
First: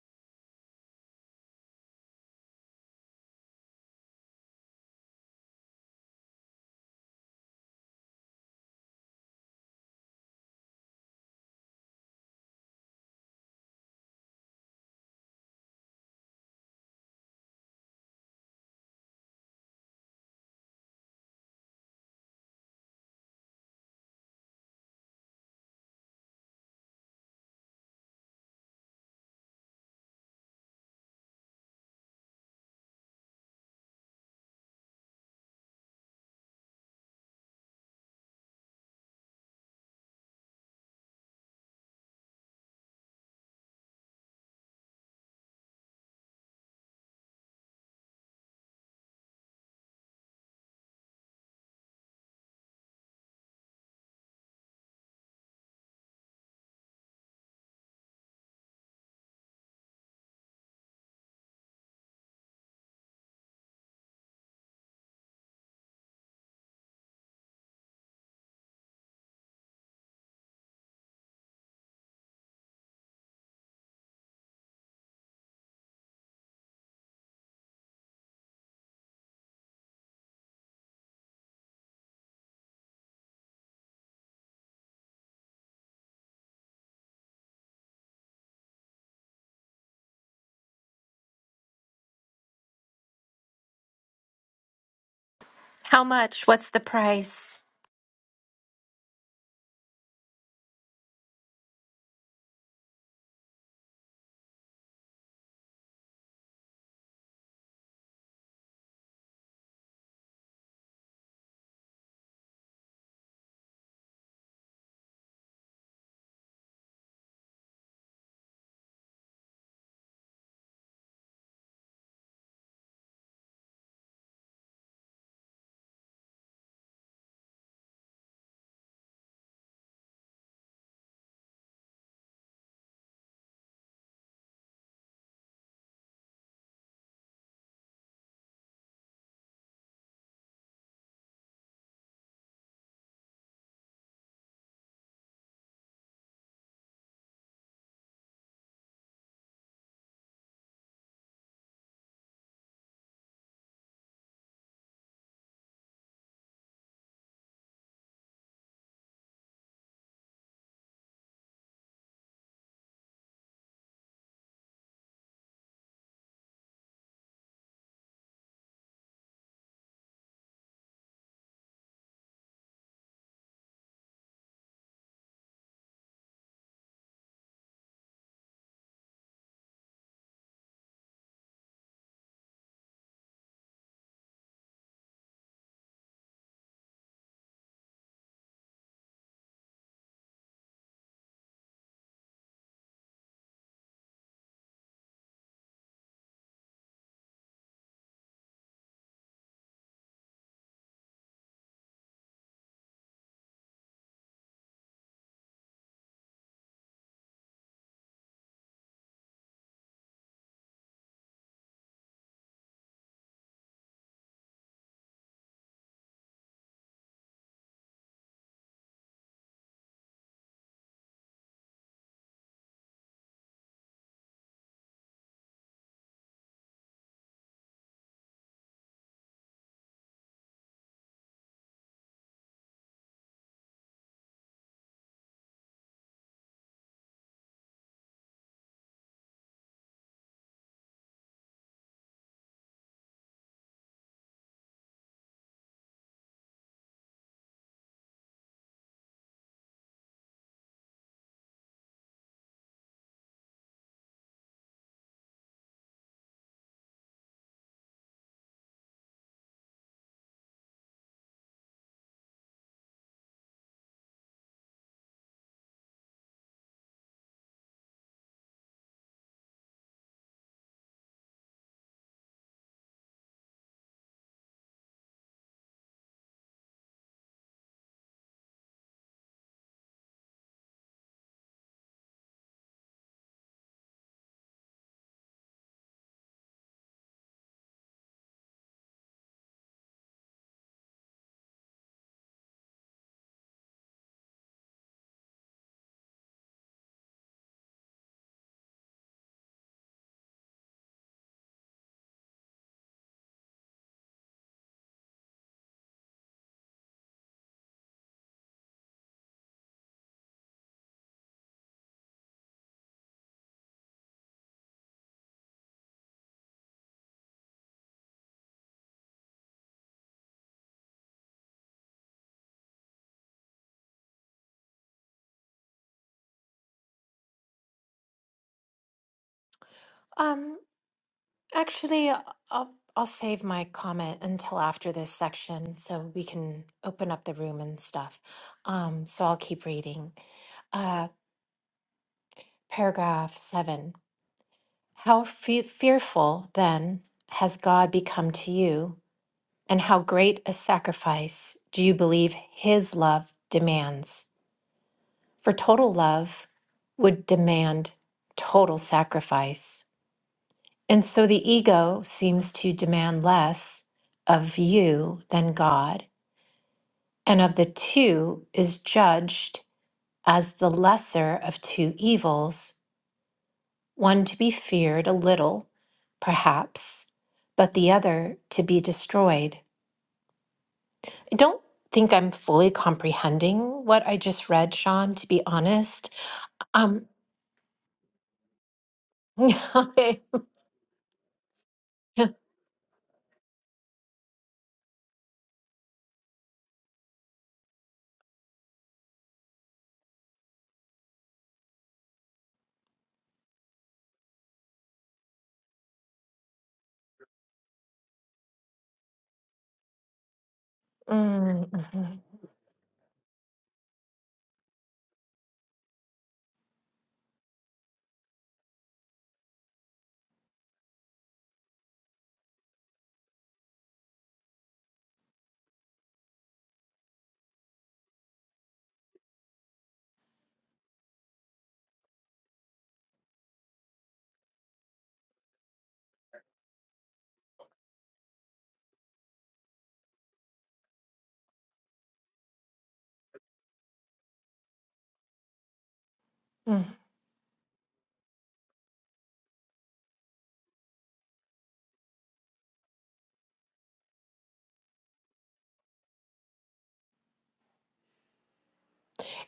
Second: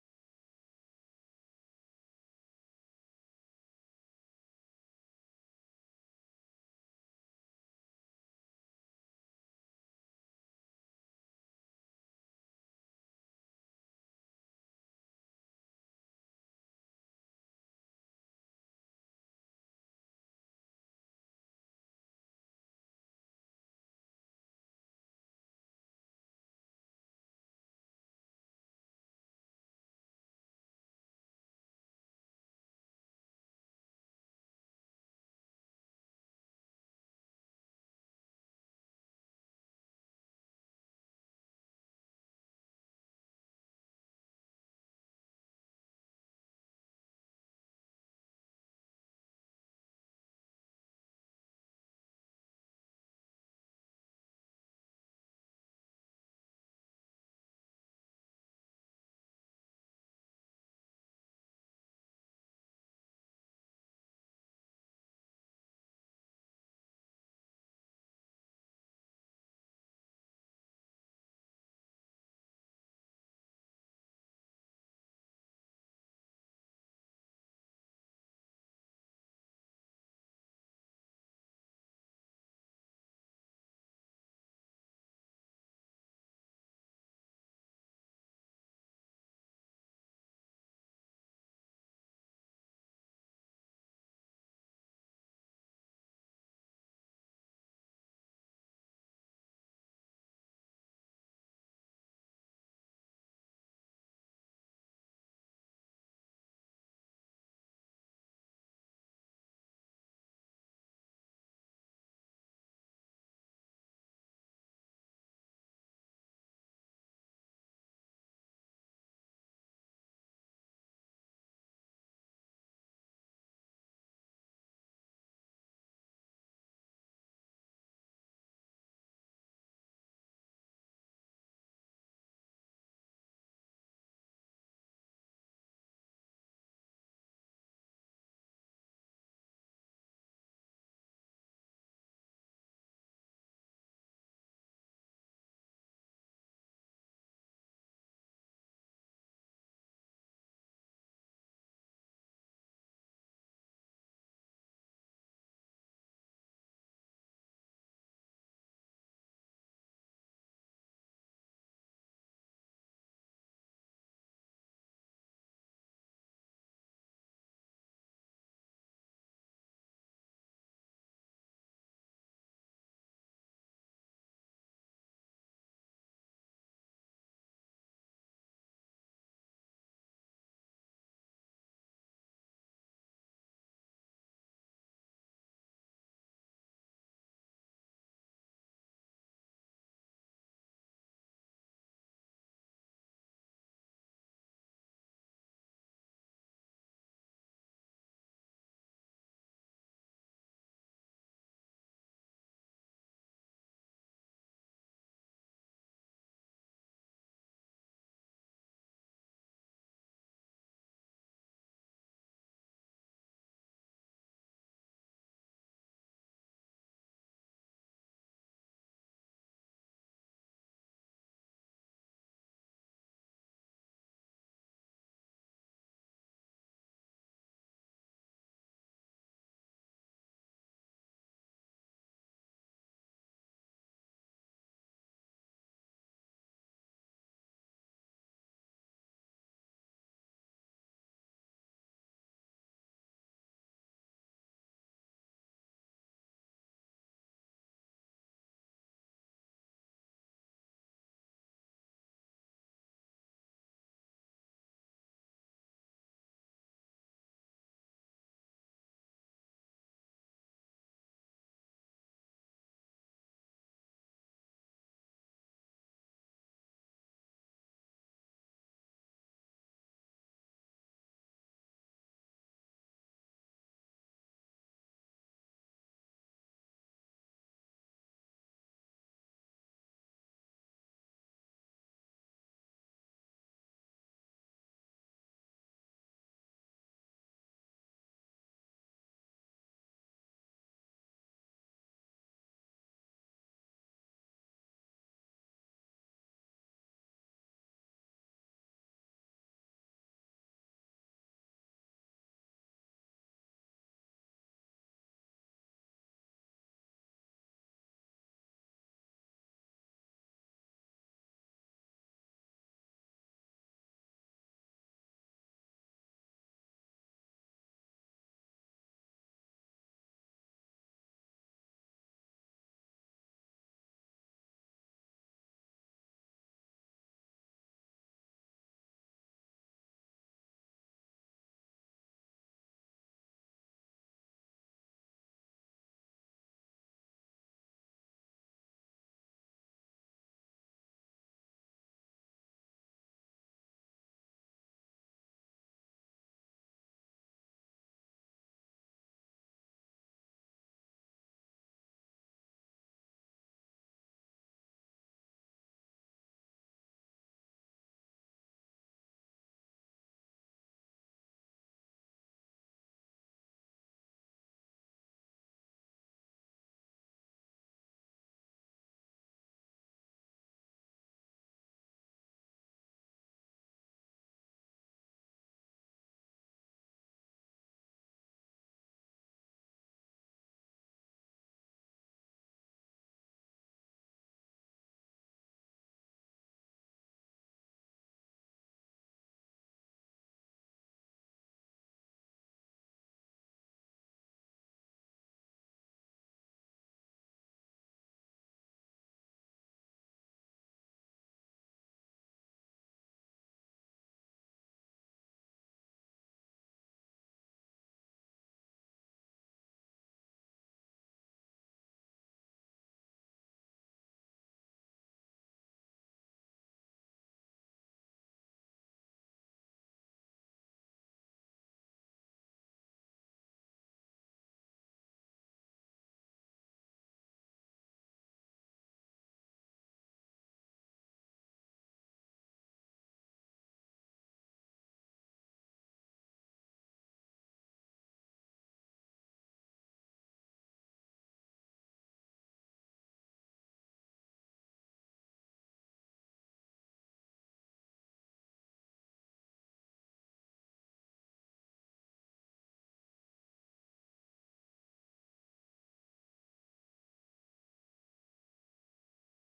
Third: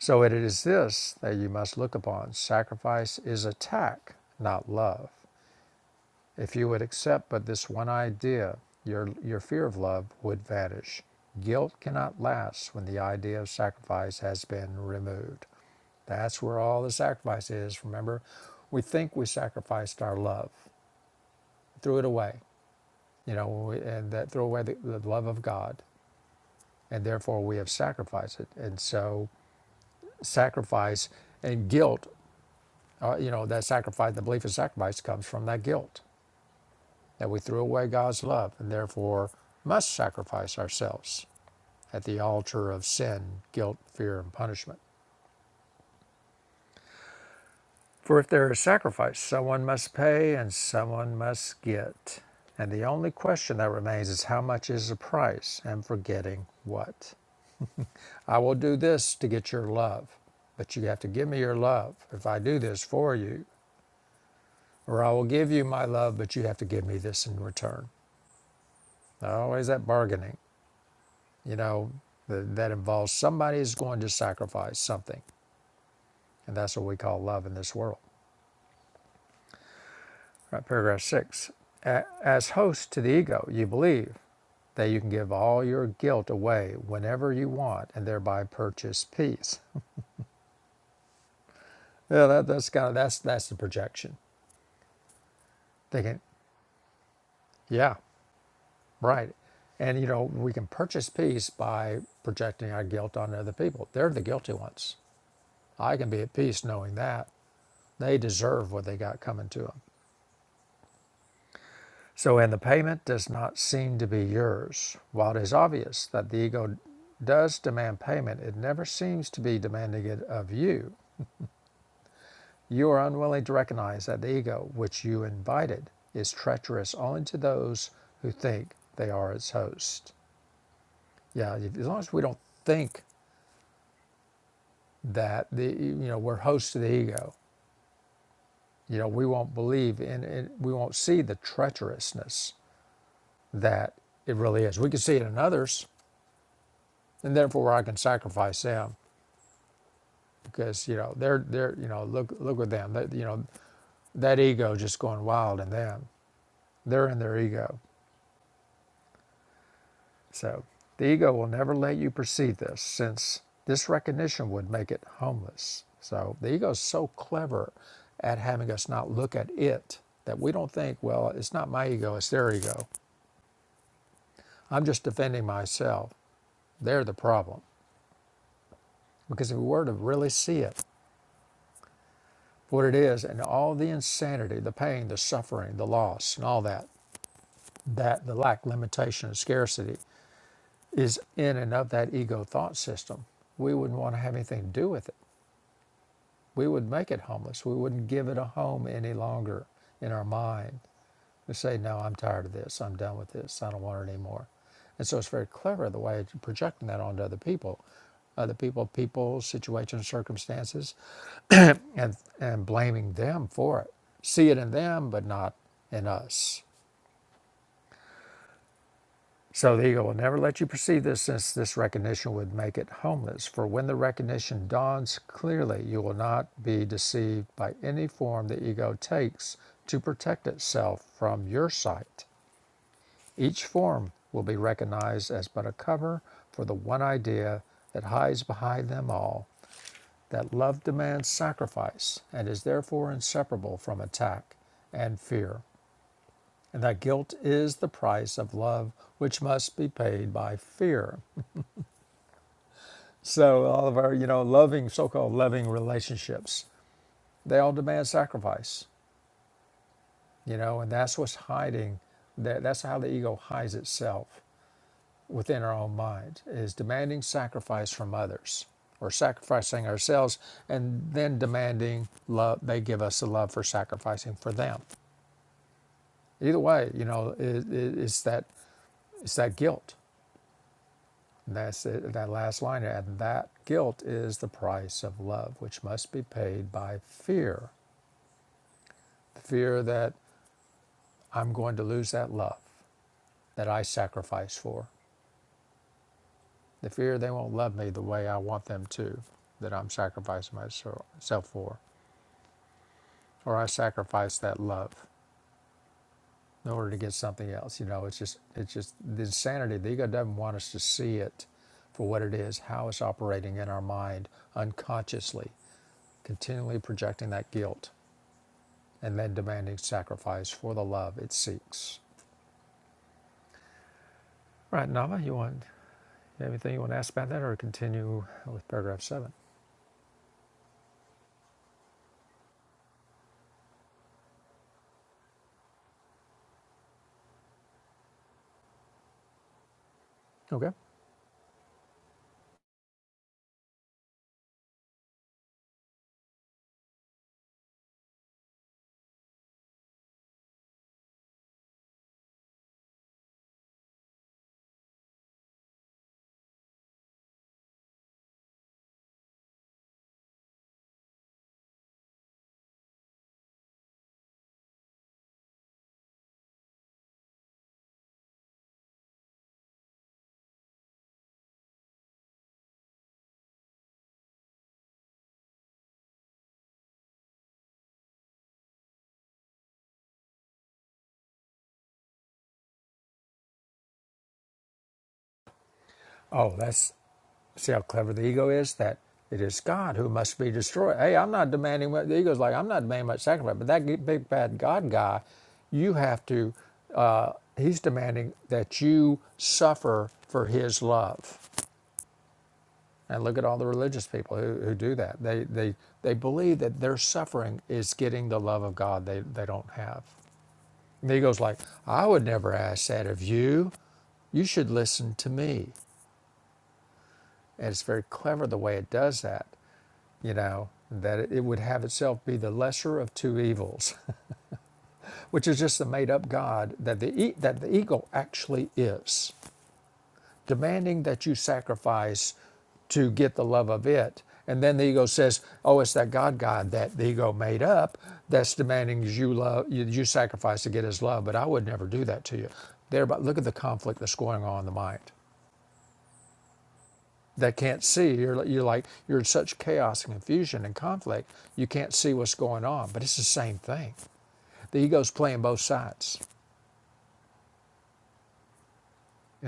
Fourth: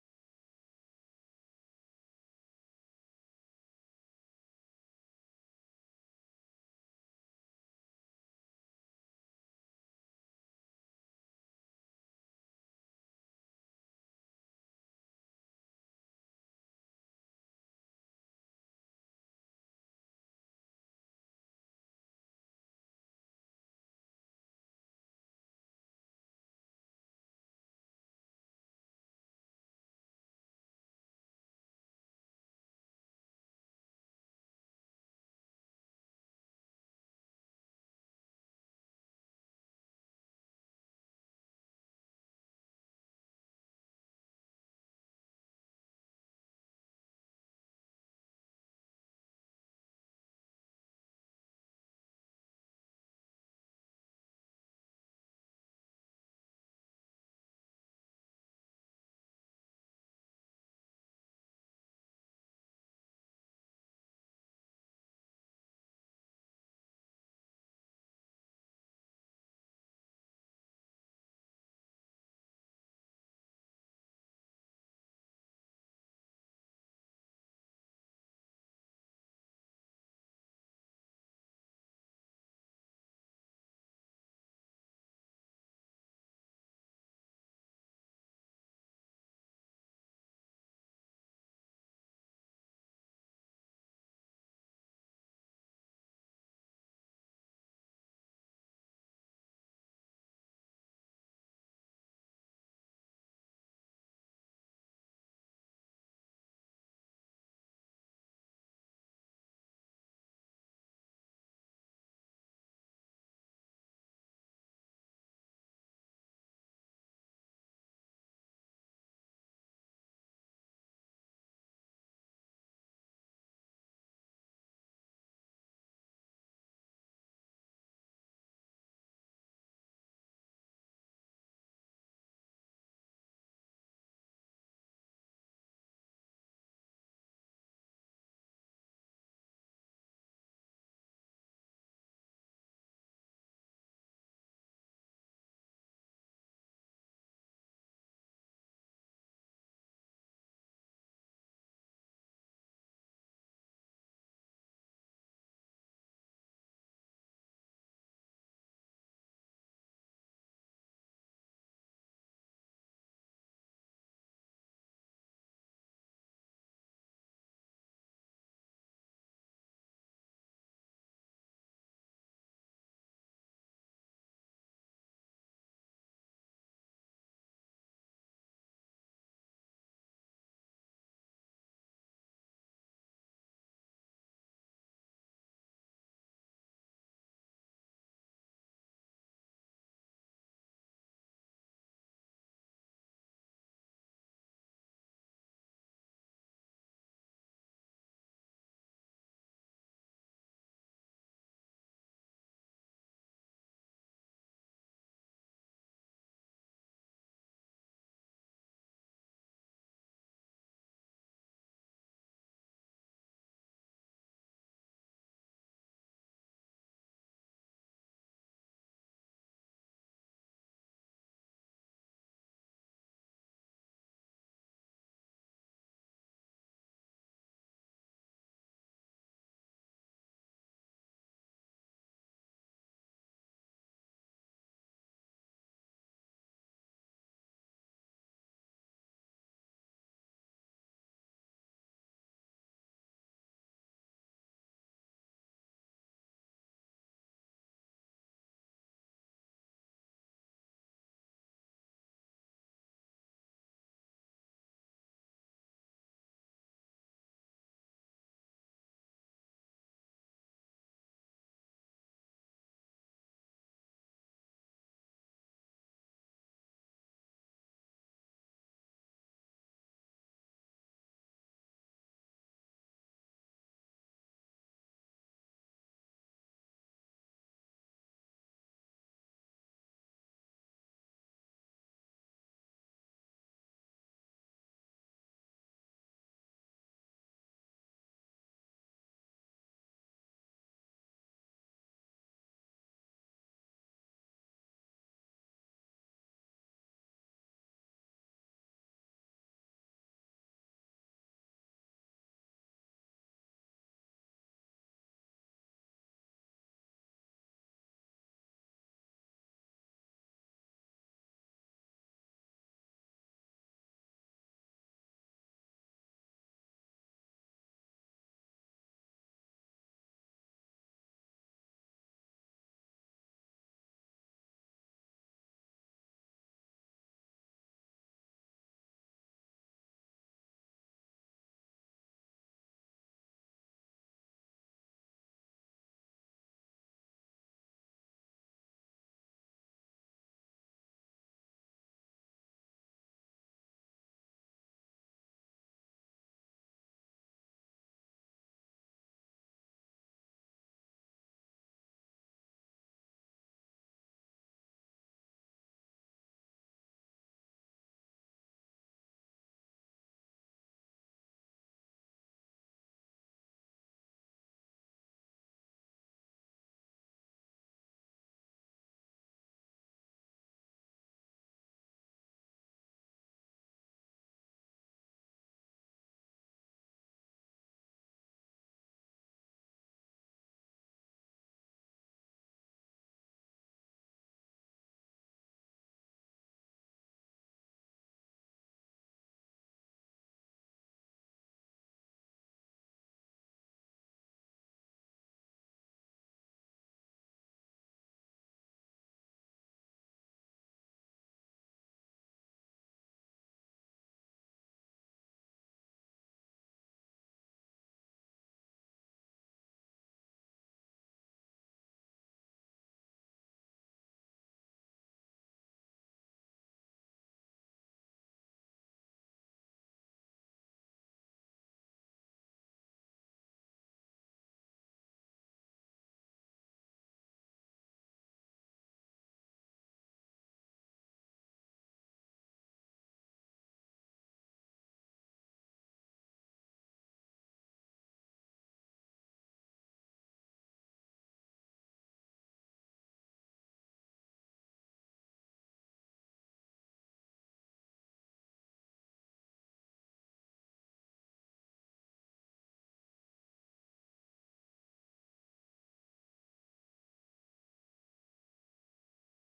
Speaker 1: so it is this that you must look upon sacrifice is attack not love If you would accept but this one idea, your, your fear of love would vanish. Guilt cannot last when the idea of sacrifice has been removed. That's where all the sacrifice is. Remember, we think we sacrificed our love, threw it away, you know, and that threw away the, the love of God, and therefore we have sacrificed it. And so, sacrifice and guilt, uh, you know, that sacrifice, the belief of sacrifice comes from that guilt. that we threw away God's love and therefore must sacrifice ourselves at the altar of sin, guilt, fear, and punishment. For if there is sacrifice, someone must pay and someone must get. And the only question that remains is how much is the price and for getting what? I will do this to get your love, but you have to give me your love if I do this for you. Or I will give you my love, but you have to give me this in return. Always that bargaining. You know, that, that involves somebody is going to sacrifice something. And that's what we call love in this world. All right, paragraph six. As host to the ego, you believe that you can give all your guilt away whenever you want and thereby purchase peace. Yeah, that, that's kind of that's that's the projection.
Speaker 2: How
Speaker 1: Thinking,
Speaker 2: much? What's the price?
Speaker 1: yeah, right. And you know, we can purchase peace by projecting our guilt on other people. They're the guilty ones. I can be at peace knowing that. They deserve what they got coming to them. So, and the payment does not seem to be yours. While it is obvious that the ego does demand payment, it never seems to be demanding it of you. You are unwilling to recognize that the ego, which you invited, is treacherous only to those who think they are its host. Yeah, as long as we don't think that the you know we're host to the ego, you know we won't believe in it. We won't see the treacherousness that it really is. We can see it in others, and therefore I can sacrifice them because you know they're they're you know look look at them that you know that ego just going wild in them they're in their ego so the ego will never let you perceive this since this recognition would make it homeless so the ego is so clever at having us not look at it that we don't think well it's not my ego it's their ego i'm just defending myself they're the problem because if we were to really see it what it is and all the insanity the pain the suffering the loss and all that that the lack, limitation, and scarcity is in and of that ego thought system, we wouldn't want to have anything to do with it. We would make it homeless. We wouldn't give it a home any longer in our mind. We say, no, I'm tired of this. I'm done with this. I don't want it anymore. And so it's very clever the way you're projecting that onto other people, other people, people, situations, circumstances, and, and blaming them for it. See it in them, but not in us. So the ego will never let you perceive this since this recognition would make it homeless. For when the recognition dawns clearly, you will not be deceived by any form the ego takes to protect itself from your sight. Each form will be recognized as but a cover for the one idea that hides behind them all that love demands sacrifice and is therefore inseparable from attack and fear, and that guilt is the price of love which must be paid by fear. So all of our, you know, loving, so-called loving relationships, they all demand sacrifice, you know, and that's what's hiding. That that's how the ego hides itself within our own mind is demanding sacrifice from others or sacrificing ourselves and then demanding love they give us the love for sacrificing for them either way you know it, it, it's that it's that guilt and that's it, that last line and that guilt is the price of love which must be paid by fear The fear that I'm going to lose that love that I sacrifice for, the fear they won't love me the way I want them to, that I'm sacrificing myself for, or I sacrifice that love in order to get something else. You know, it's just it's just the insanity. The ego doesn't want us to see it for what it is, how it's operating in our mind unconsciously, continually projecting that guilt and then demanding sacrifice for the love it seeks. All Right, Nama, you want Anything you want to ask about that or continue with paragraph seven?
Speaker 2: Um, Actually, uh, I'll I'll save my comment until after this section so we can open up the room and stuff. Um, so I'll keep reading.
Speaker 1: Okay.
Speaker 2: Uh, paragraph seven. How fe- fearful then has God become to you, and how great a sacrifice do you believe His love demands? For total love would demand total sacrifice. And so the ego seems to demand less of you than God, and of the two is judged as the lesser of two evils, one to be feared a little, perhaps, but the other to be destroyed. I don't think I'm fully comprehending what I just read, Sean, to be honest.
Speaker 1: Oh, that's
Speaker 2: Um,
Speaker 1: see how clever the ego is. That it is God who
Speaker 2: okay.
Speaker 1: must be destroyed. Hey, I'm not demanding. Much, the ego's like I'm not demanding much sacrifice, but that big bad God guy, you have to. Uh, he's demanding that you suffer for His love. And look at all the religious people who, who do that. They they they believe that their suffering is getting the love of God. They they don't have. The Ego's like,
Speaker 2: Mm,
Speaker 1: I
Speaker 2: mhm,
Speaker 1: would never ask that of you. You should listen to me. And it's very clever the way it does that, you know, that it would have itself be the lesser of two evils, which is just the made up God that the, e- that the ego actually is. demanding that you sacrifice to get the love of it. And then the ego says, "Oh, it's that God God that the ego made up that's demanding you love you, you sacrifice to get His love." But I would never do that to you. There, but look at the conflict that's going on in the mind
Speaker 2: mm.
Speaker 1: that can't see. You're you're like you're in such chaos and confusion and conflict. You can't see what's going on. But it's the same thing. The ego's playing both sides.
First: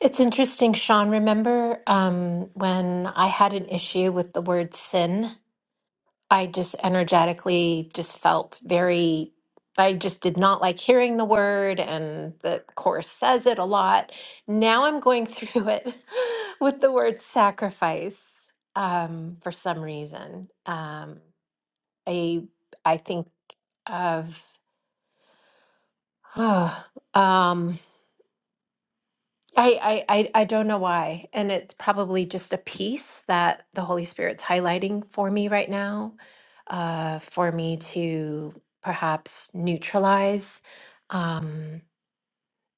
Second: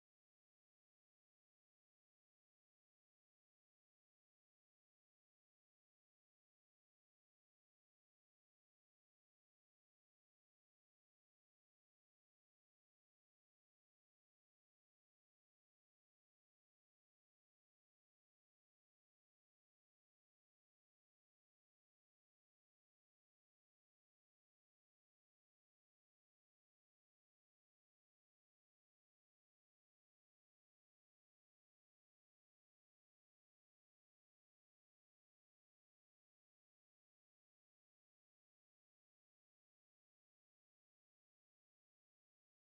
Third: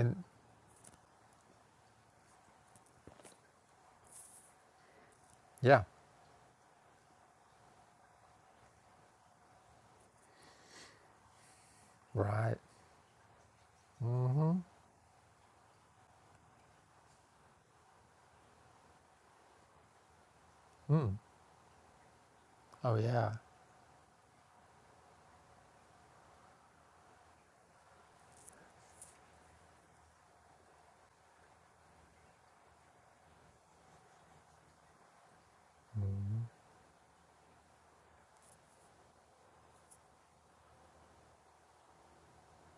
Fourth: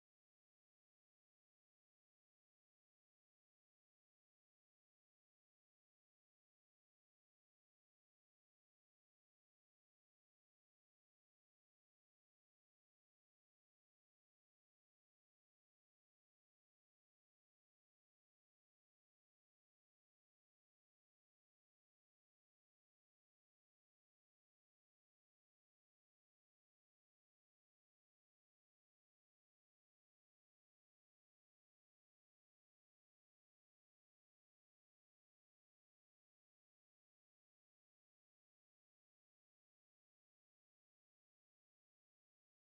Speaker 2: It's interesting, Sean. Remember um, when I had an issue with the word sin?
Speaker 1: yeah,
Speaker 2: I just energetically just felt very, I just did not like hearing the word, and
Speaker 1: right.
Speaker 2: the course says it a lot. Now I'm going through it with the word sacrifice um, for some reason. Um, I
Speaker 1: Oh
Speaker 2: I think
Speaker 1: yeah,
Speaker 2: of. um, I, I I I don't know why, and it's probably just a piece that the Holy Spirit's highlighting for me right now, uh, for me to perhaps neutralize. Um,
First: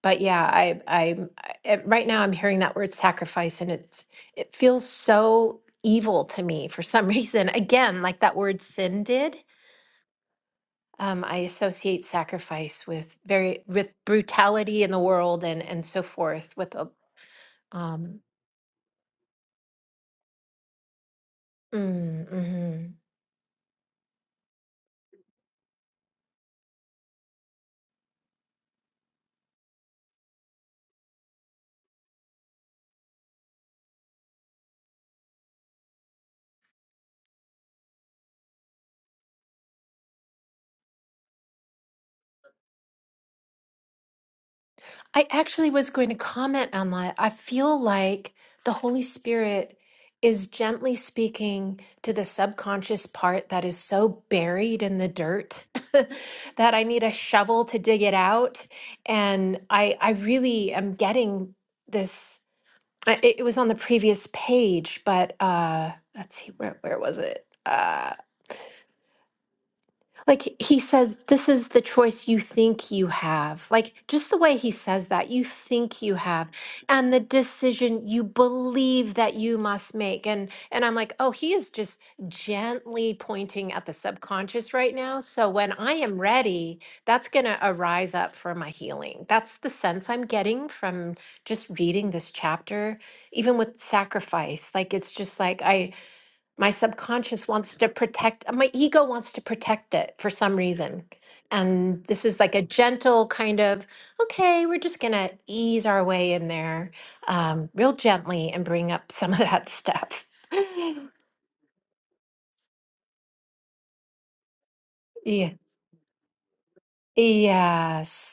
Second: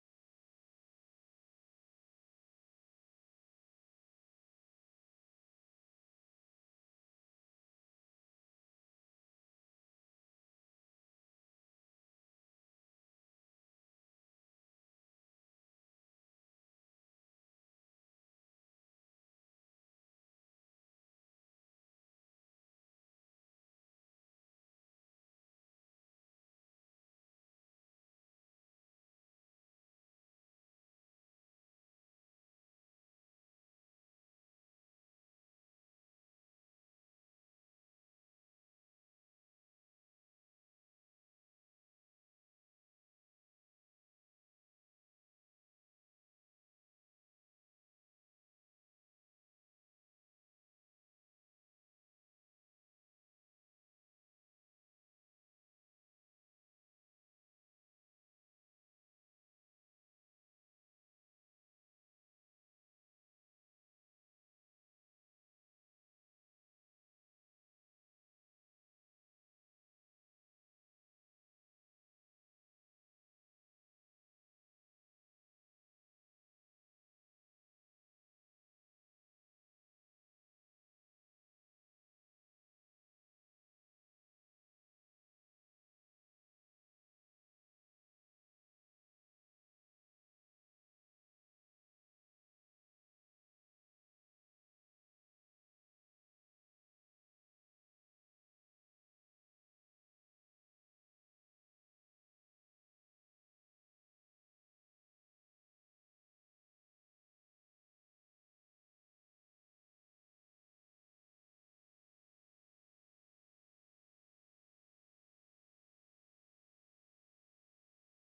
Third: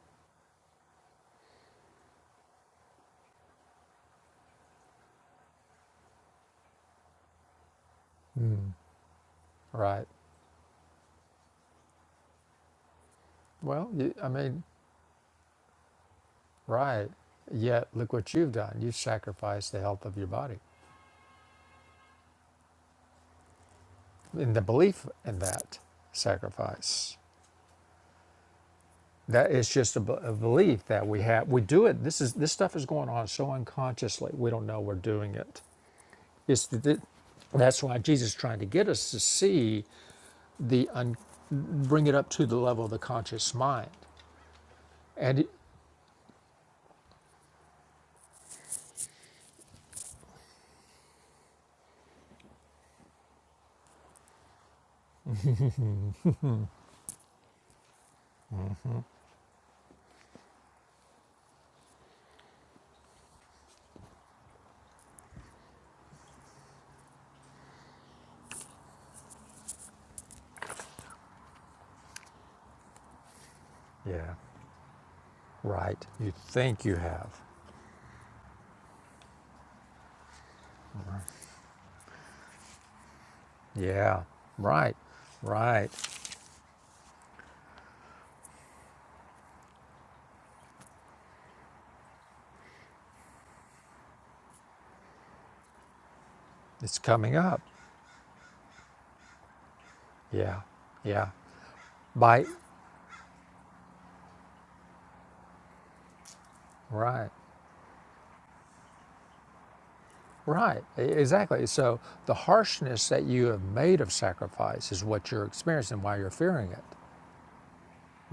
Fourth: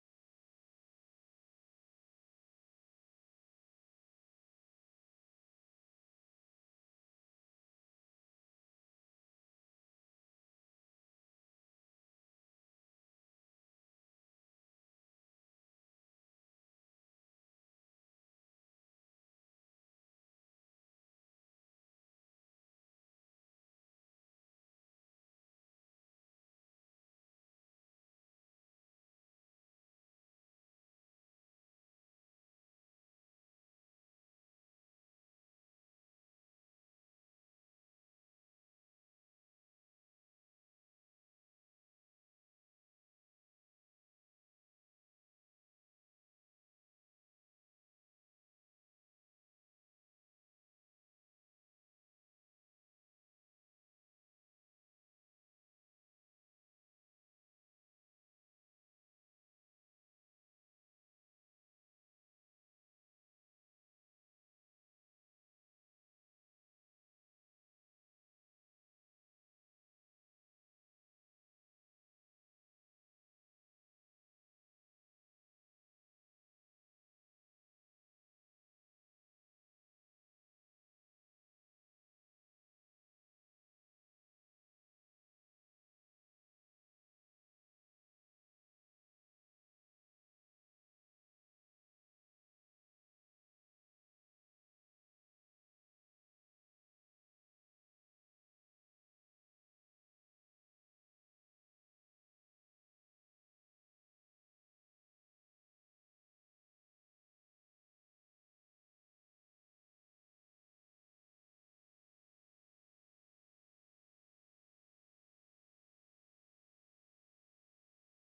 Speaker 2: but yeah, I i I right now I'm hearing that word sacrifice, and it's it feels so evil to me for some reason. Again, like that word sin did.
Speaker 1: right.
Speaker 2: Um, I associate sacrifice with very
Speaker 1: Well,
Speaker 2: with
Speaker 1: you, I mean,
Speaker 2: brutality in the world and and so forth with a
Speaker 1: Right. Yet look
Speaker 2: um
Speaker 1: what you've done. You've sacrificed the health of your body
Speaker 2: Mm, Mm-hmm.
Speaker 1: in the belief in that sacrifice. That is just a, b- a belief that we have. We do it. This is this stuff is going on so unconsciously. We don't know we're doing it. It's the, the- that's why Jesus is trying to get us to see the un, bring it up to the level of the conscious mind.
Speaker 2: I
Speaker 1: And it-
Speaker 2: actually was going to comment on that. I feel like the Holy Spirit is gently speaking to the subconscious part that is so buried in the dirt that I need a shovel to dig it out. And I, I really am getting this. I- It, it was on the previous page, but uh, let's see, where, where was it? Uh, Like he says, this is the choice you think you have. Like just
Speaker 1: yeah,
Speaker 2: the way he says that, you think
Speaker 1: right.
Speaker 2: you
Speaker 1: You
Speaker 2: have,
Speaker 1: think you
Speaker 2: and the
Speaker 1: have.
Speaker 2: decision you believe that you must make. And and I'm like, oh, he is just gently pointing at the
Speaker 1: Yeah,
Speaker 2: subconscious right
Speaker 1: right,
Speaker 2: now. So when
Speaker 1: right.
Speaker 2: I am ready, that's gonna arise up for my healing. That's the sense I'm getting from just reading this chapter, even with sacrifice. Like it's just like I my
Speaker 1: It's coming
Speaker 2: subconscious
Speaker 1: up.
Speaker 2: wants to protect my ego wants to protect it for some
Speaker 1: Yeah,
Speaker 2: reason
Speaker 1: yeah.
Speaker 2: and this is
Speaker 1: Bite.
Speaker 2: like a gentle kind of okay we're just gonna ease our way in there
Speaker 1: Right.
Speaker 2: um, real gently and bring up some of that stuff
Speaker 1: Right. E- Exactly. So the harshness that you have made of sacrifice is what you're
Speaker 2: yeah
Speaker 1: experiencing, and why you're fearing it.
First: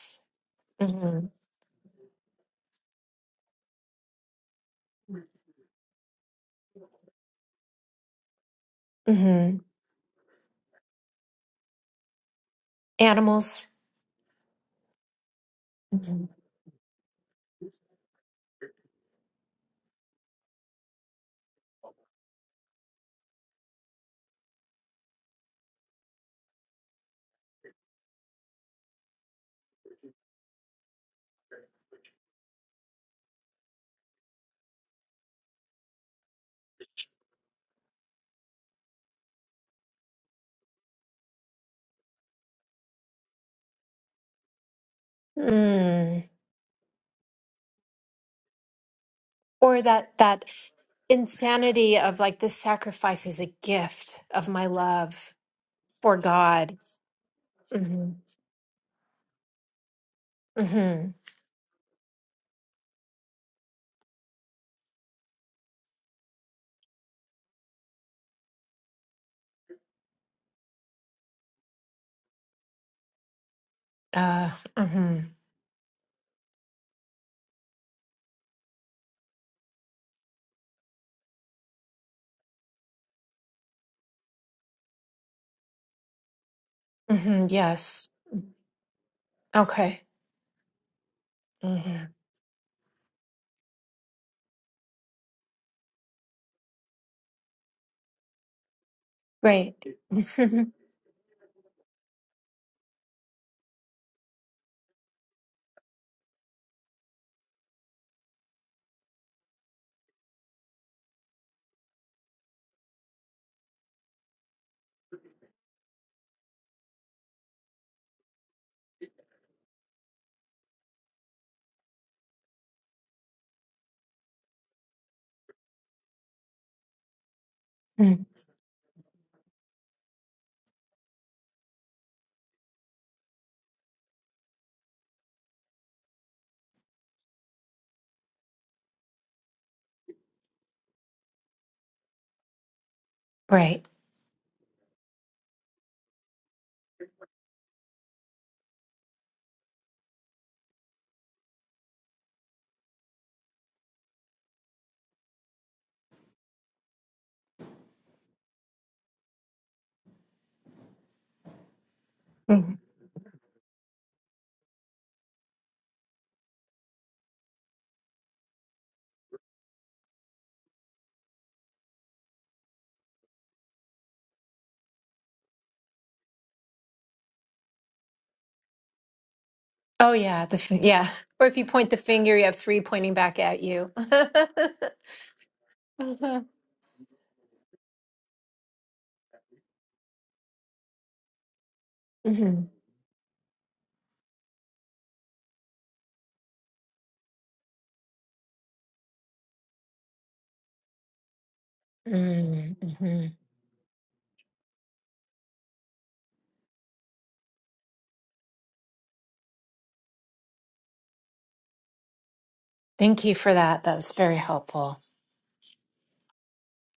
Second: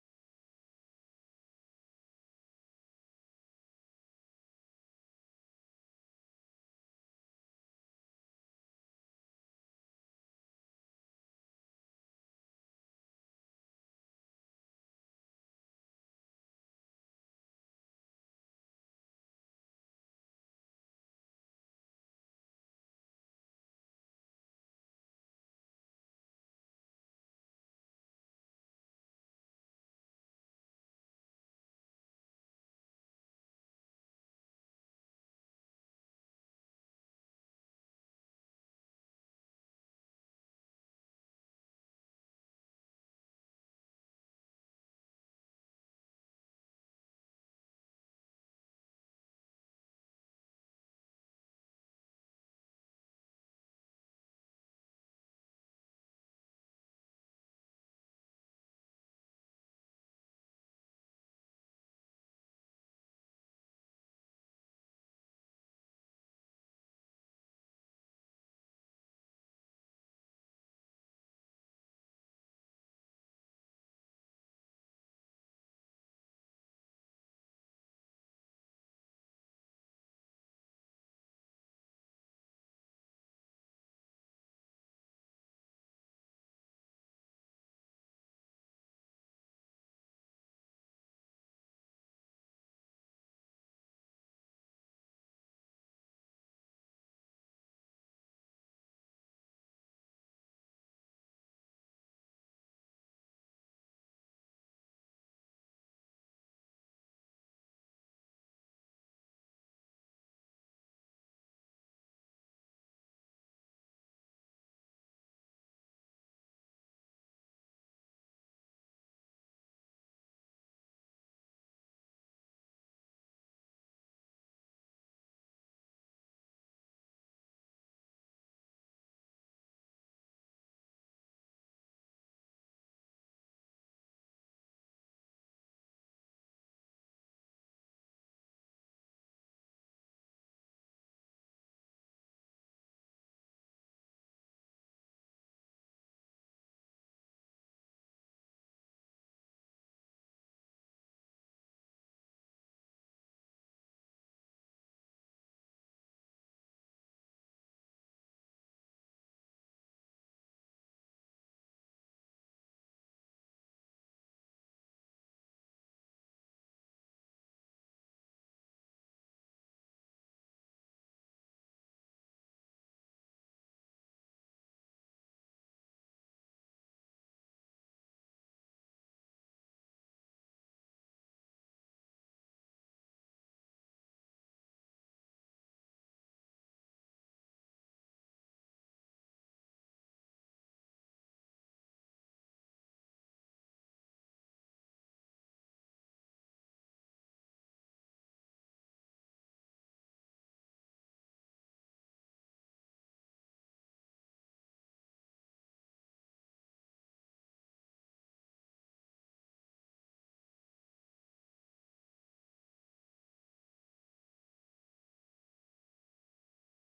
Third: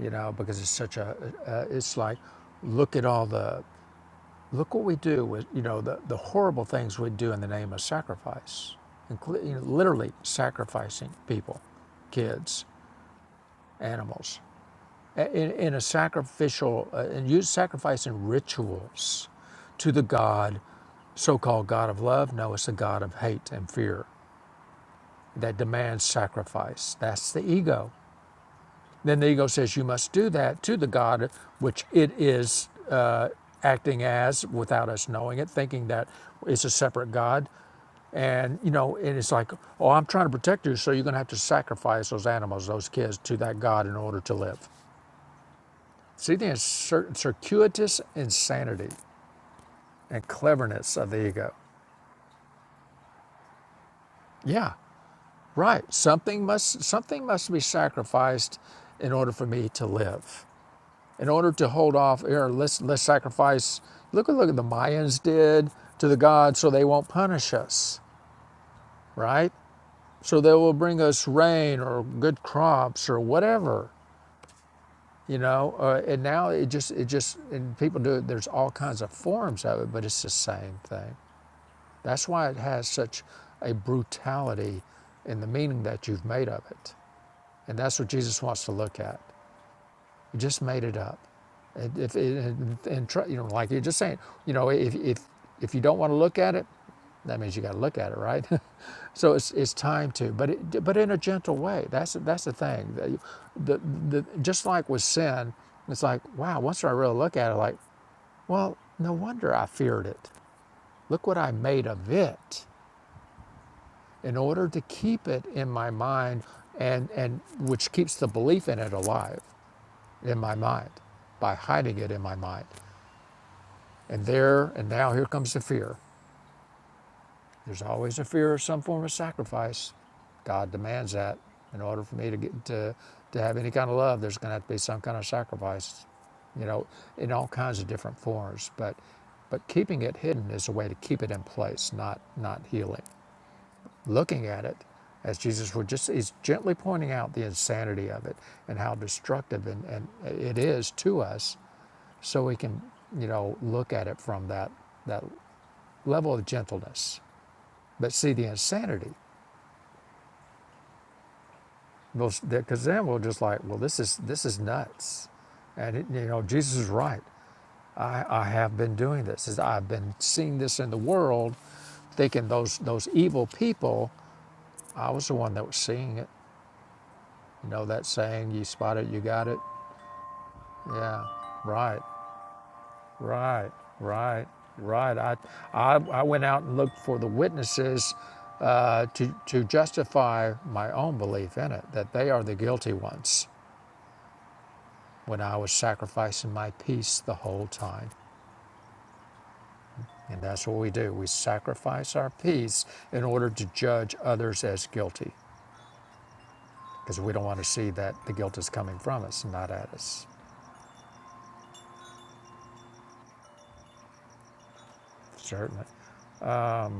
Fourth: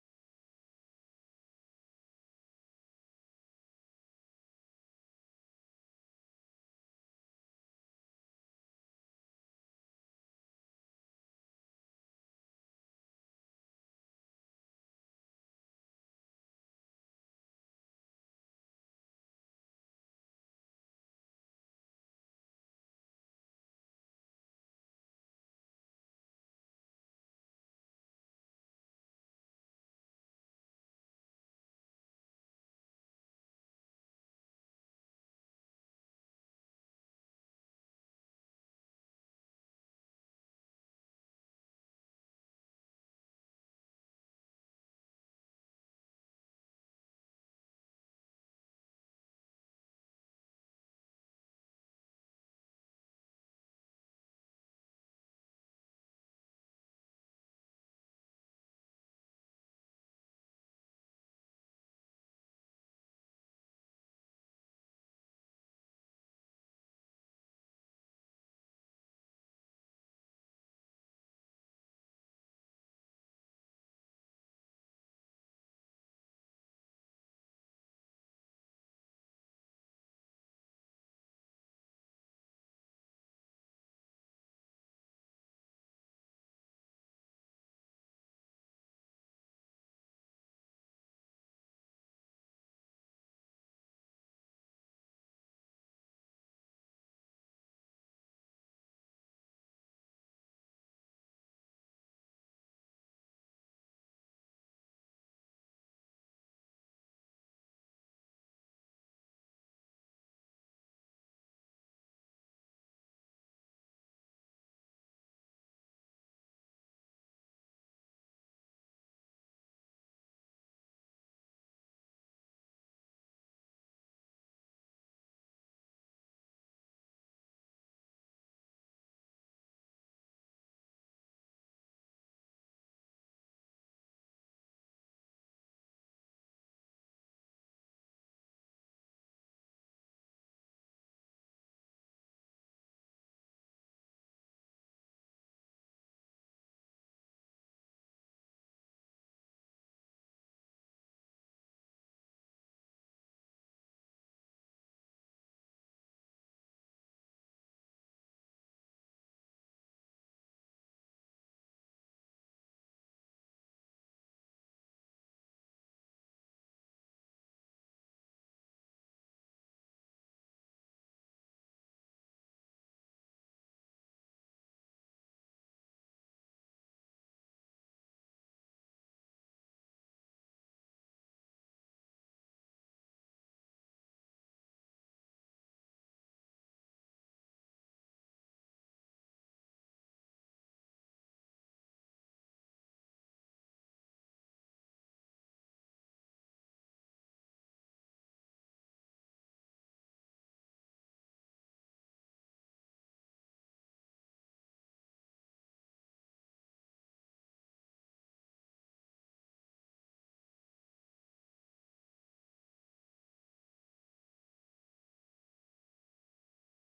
Speaker 1: You know, because it's such a.
Speaker 2: hmm
Speaker 1: Uh, it's like, look at all the. Look what we do with you know the the horrible things we do in the name of sacrifice,
Speaker 2: hmm
Speaker 1: including literally sacrificing people, kids,
Speaker 2: animals
Speaker 1: animals. in, in a
Speaker 2: Mhm.
Speaker 1: sacrificial uh, and use sacrifice in rituals to the god so-called god of love no it's the god of hate and fear that demands sacrifice that's the ego then the ego says you must do that to the god which it is uh, acting as without us knowing it thinking that it's a separate god and you know and it's like oh i'm trying to protect you so you're going to have to sacrifice those animals those kids to that god in order to live
Speaker 2: mm.
Speaker 1: See the incir- circuitous insanity
Speaker 2: or that
Speaker 1: and
Speaker 2: that
Speaker 1: cleverness of the ego.
Speaker 2: insanity of like this sacrifice is a gift of my
Speaker 1: Yeah,
Speaker 2: love
Speaker 1: right.
Speaker 2: for
Speaker 1: Something
Speaker 2: god
Speaker 1: must something must be
Speaker 2: hmm
Speaker 1: sacrificed in order for me to live.
Speaker 2: hmm
Speaker 1: In order to hold off, here, let's let's sacrifice. Look at look at the Mayans did to the gods, so they won't punish us, right? So they will bring us rain or good crops or whatever,
Speaker 2: Uh, hmm
Speaker 1: you know. Uh, and now it just it just and people do it. There's all kinds of forms of it, but it's the same thing. That's why it has such a brutality in the meaning that you've made of it.
Speaker 2: hmm
Speaker 1: And that's what
Speaker 2: yes.
Speaker 1: Jesus wants to look at.
Speaker 2: Okay.
Speaker 1: You just made it up. And
Speaker 2: hmm
Speaker 1: if and, and you know, like you're just saying, you know, if, if, if you don't want to look at it, that means you got to look at it, right? so it's, it's
Speaker 2: Right.
Speaker 1: time to, but it, but in a gentle way. That's that's the thing. the, the just like with sin, it's like wow. Once I really look at it, like well, no wonder I feared it. Look what I made of it. in order to keep it in my mind and, and which keeps the belief in it alive in my mind by hiding it in my mind. And there and now here comes the fear. There's always a
Speaker 2: Mm,
Speaker 1: fear of some form of sacrifice. God demands that. In order for me to get to, to have any kind of love, there's gonna have to be some kind of sacrifice, you know, in all kinds of different forms. But but keeping it hidden is a way to keep it in place, not not healing.
Speaker 2: right.
Speaker 1: looking at it as Jesus would just hes gently pointing out the insanity of it and how destructive and, and it is to us so we can you know look at it from that that level of gentleness but see the insanity
Speaker 2: Mhm.
Speaker 1: because then we are just like well this is this is nuts and it, you know Jesus is right I, I have been doing this I've been seeing this in the world thinking those those evil people I was the one that was seeing it you know that saying you spot it you got it
Speaker 2: Oh, yeah. The fi- yeah.
Speaker 1: Yeah,
Speaker 2: Or if you point the
Speaker 1: right,
Speaker 2: finger, you have three pointing back at
Speaker 1: right,
Speaker 2: you.
Speaker 1: right, right. I, I, I
Speaker 2: hmm
Speaker 1: went out and looked for the witnesses uh, to, to justify my own belief in it, that they are the guilty ones when I was sacrificing my peace the whole time. And that's what we do. We sacrifice our peace in
Speaker 2: Mm-hmm.
Speaker 1: order to judge others as guilty because we don't want to see that the guilt is coming from us, not at us.
Speaker 2: Thank you for that. That was very helpful.
Speaker 1: Certainly.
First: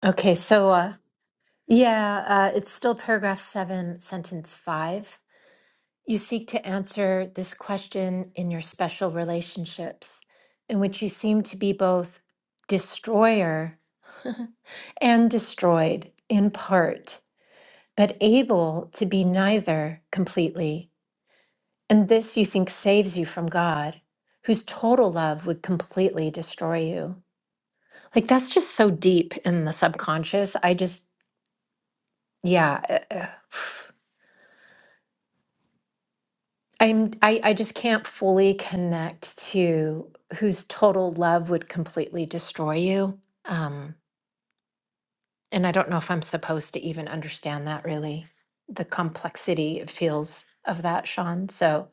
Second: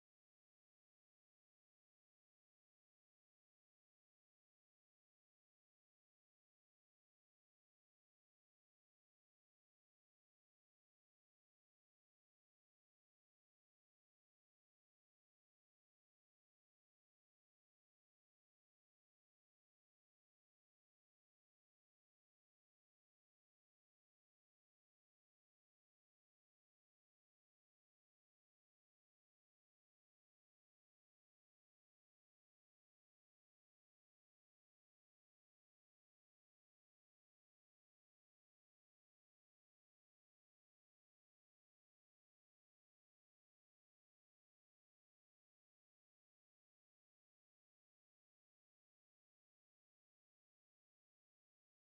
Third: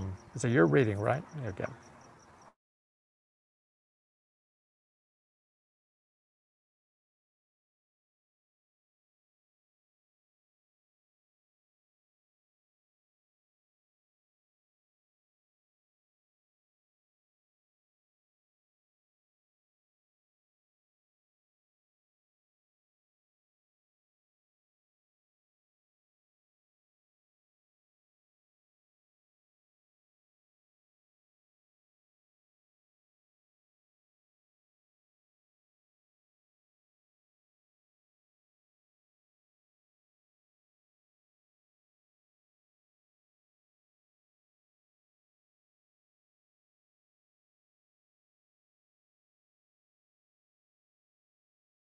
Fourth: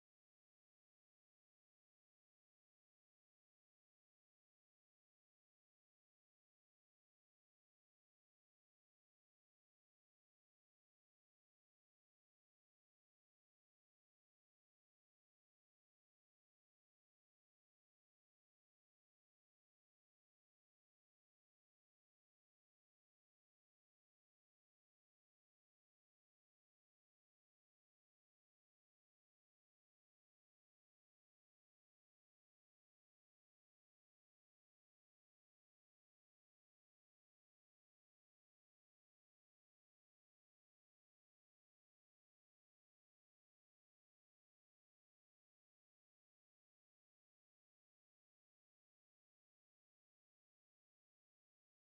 Speaker 2: Okay,
Speaker 1: So you're
Speaker 2: so uh,
Speaker 1: reading, right? Okay.
Speaker 2: yeah, uh, it's still paragraph seven, sentence five. You seek to answer this question in your special relationships, in which you seem to be both destroyer and destroyed in part, but able to be neither completely. And this you think saves you from God, whose total love would completely destroy you. Like that's just so deep in the subconscious. I just, yeah. uh, uh, I'm I, I just can't fully connect to whose total love would completely destroy you. Um, and I don't know if I'm supposed to even understand that really, the complexity it feels of that, Sean. So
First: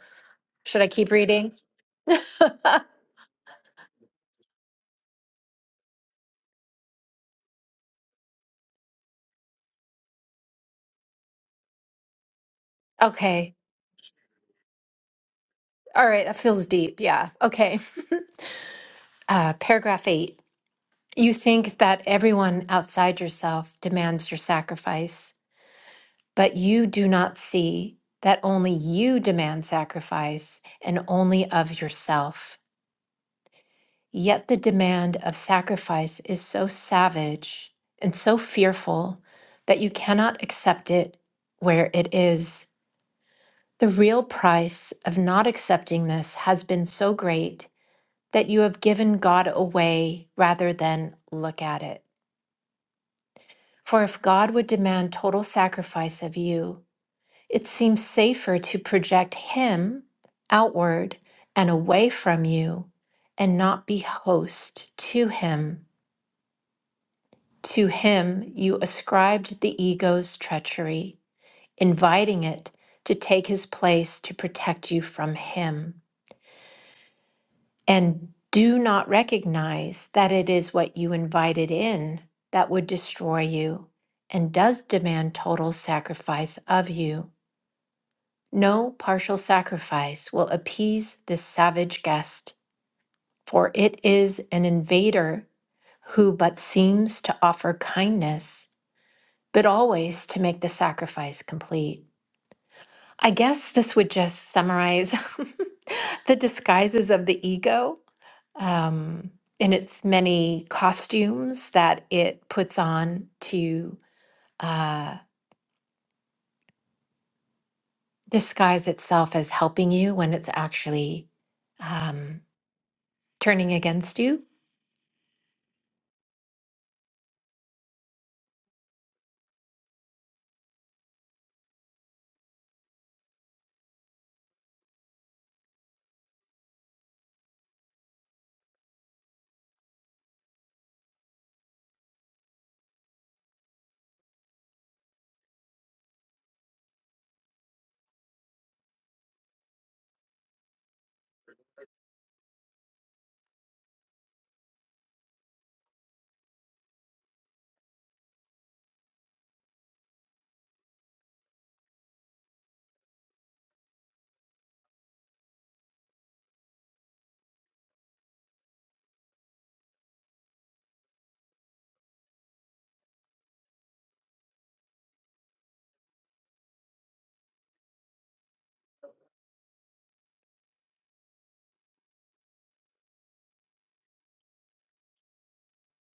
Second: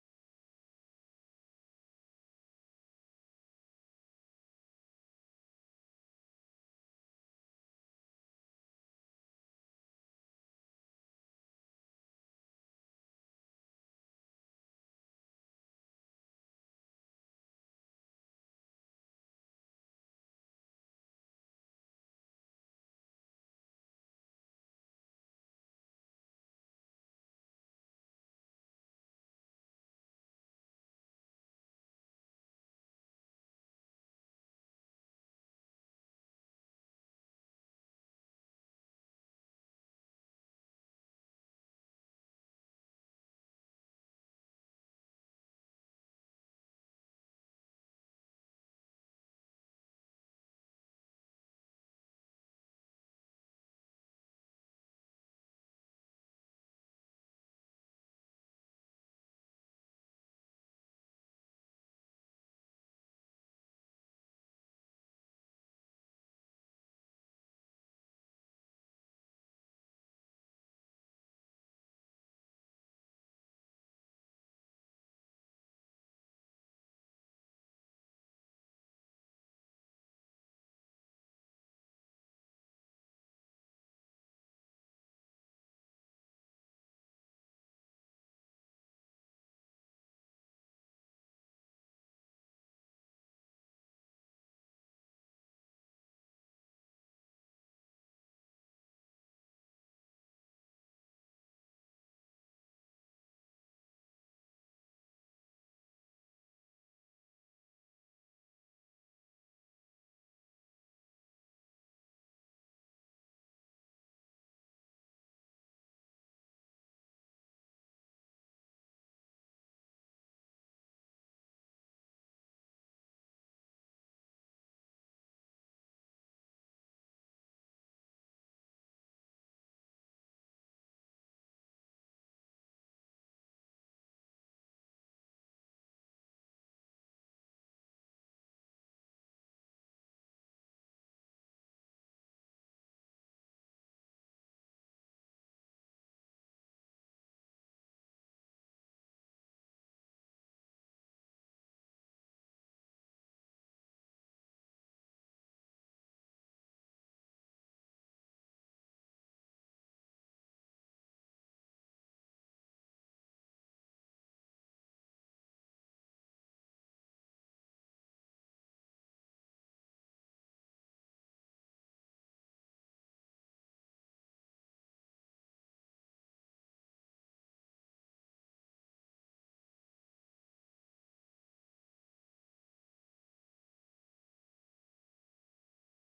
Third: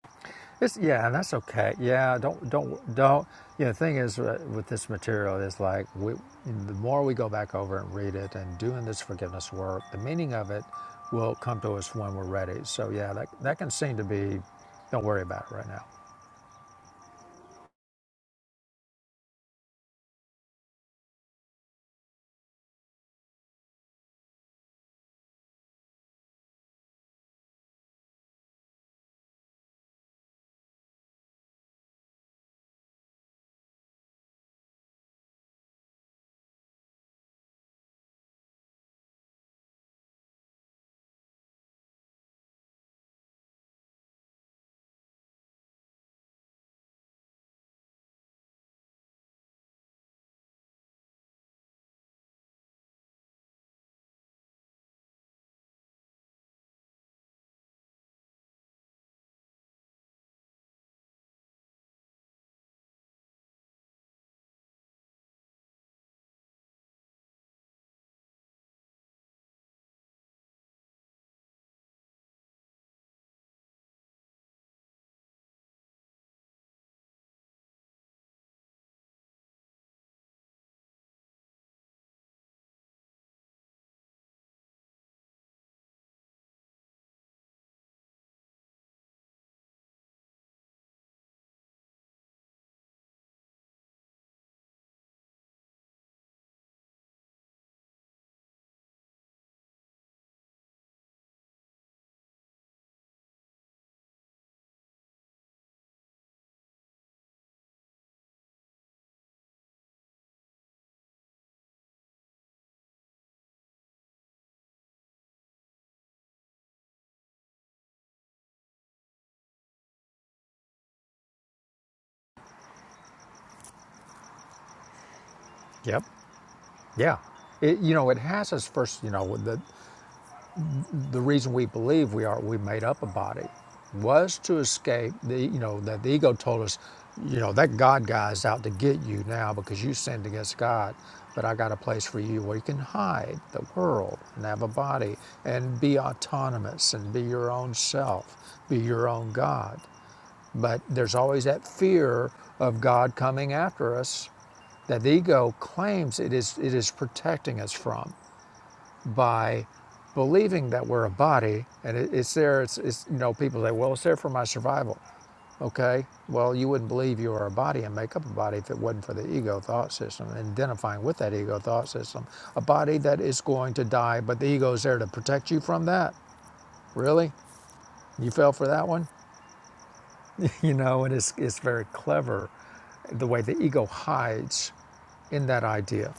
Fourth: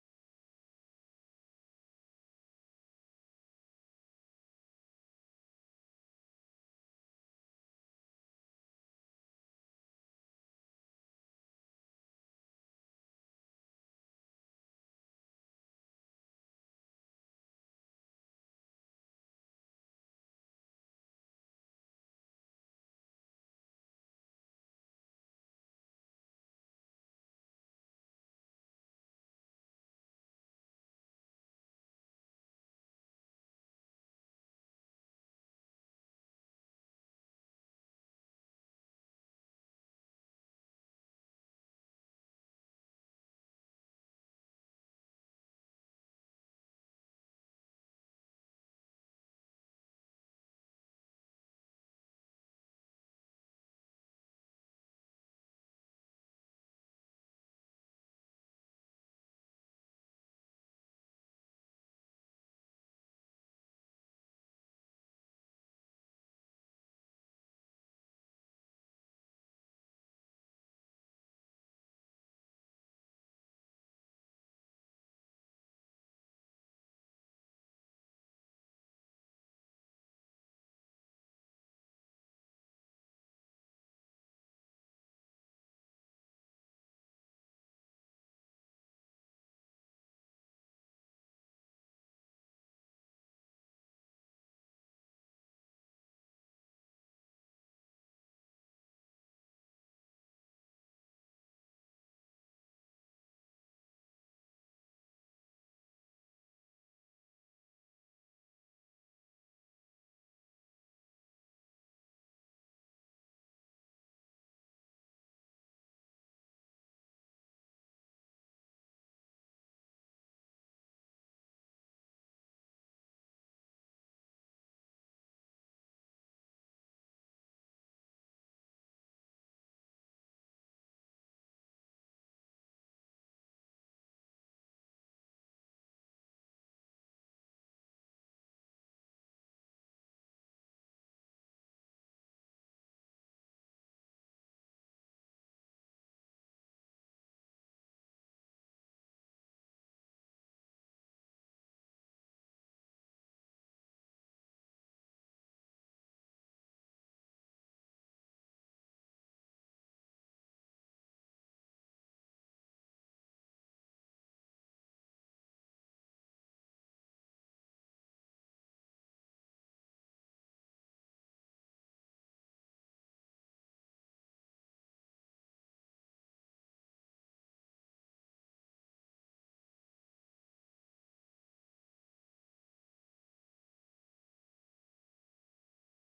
Speaker 1: It's,
Speaker 2: should I
Speaker 1: yeah,
Speaker 2: keep
Speaker 1: and that's
Speaker 2: reading?
Speaker 1: okay. Yeah, don't don't don't. You know, the thing is uh, with this material is like we, the more we go back over and read it and doing this forgiveness work, the meaning of it will come to us when we're ready. So yeah, that
Speaker 2: okay.
Speaker 1: that can seem to be. Don't worry about it right now.
Speaker 2: All right, that feels deep. Yeah. Okay. Uh, paragraph eight. You think that everyone outside yourself demands your sacrifice. But you do not see that only you demand sacrifice and only of yourself. Yet the demand of sacrifice is so savage and so fearful that you cannot accept it where it is. The real price of not accepting this has been so great that you have given God away rather than look at it. For if God would demand total sacrifice of you, It seems safer to project Him outward and away from you and not be host to Him. To Him you ascribed the ego's treachery, inviting it to take His place to protect you from Him. And do not recognize that it is what you invited in that would destroy you and does demand total sacrifice of you. No partial sacrifice will appease this savage guest, for it is an invader who but seems to offer kindness, but always to make the sacrifice complete. I guess this would just summarize the disguises of the ego um, in its many costumes that it puts on to uh, disguise itself as helping you when it's actually um, turning against you.
Speaker 1: Yep. Yeah. It, you know, it has us first. You know, the. The reason we believe we are we made up a body was to escape the you know that the ego told us, you know that God guy's out to get you now because you sinned against God. But I got a place for you where you can hide the world and have a body and be autonomous and be your own self, be your own God. But there's always that fear of God coming after us that the ego claims it is it is protecting us from by believing that we're a body and it, it's there it's, it's you know people say well it's there for my survival okay well you wouldn't believe you were a body and make up a body if it wasn't for the ego thought system and identifying with that ego thought system a body that is going to die but the ego is there to protect you from that really you fell for that one you know and it's it's very clever the way the ego hides in that idea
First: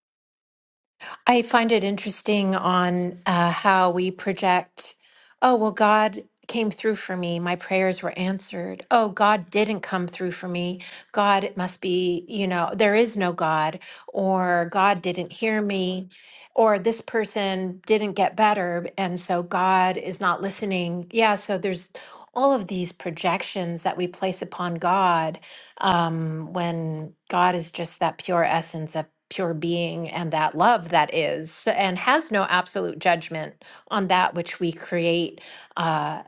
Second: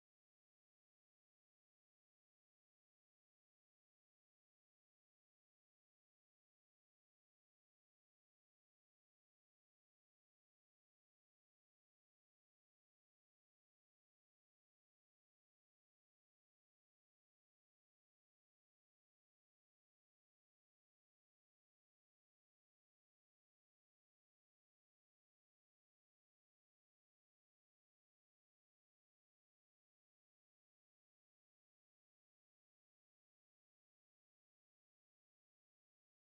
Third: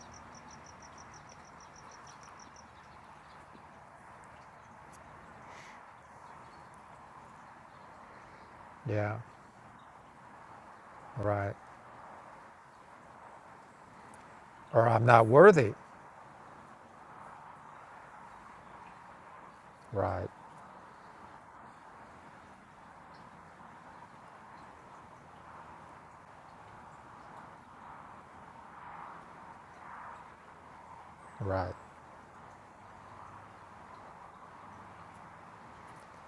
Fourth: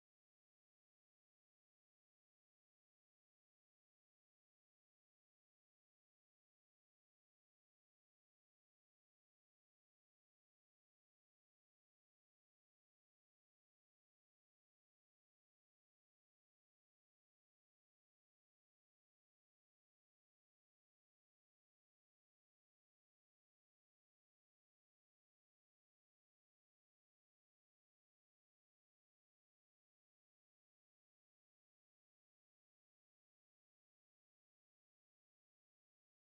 Speaker 2: I find it interesting on uh, how we project, oh, well, God came through for me. My prayers were answered. Oh,
Speaker 1: yeah
Speaker 2: God didn't come through for me. God,
Speaker 1: right
Speaker 2: it must be, you know, there is no God, or
Speaker 1: or
Speaker 2: God
Speaker 1: i'm not
Speaker 2: didn't hear
Speaker 1: worthy
Speaker 2: me, or this person didn't get better. And so God is
Speaker 1: right
Speaker 2: not listening. Yeah. So there's all of these projections that we place upon God um, when God is just that pure essence pure being and that love that is so,
Speaker 1: right
Speaker 2: and has no absolute judgment on that which we create uh,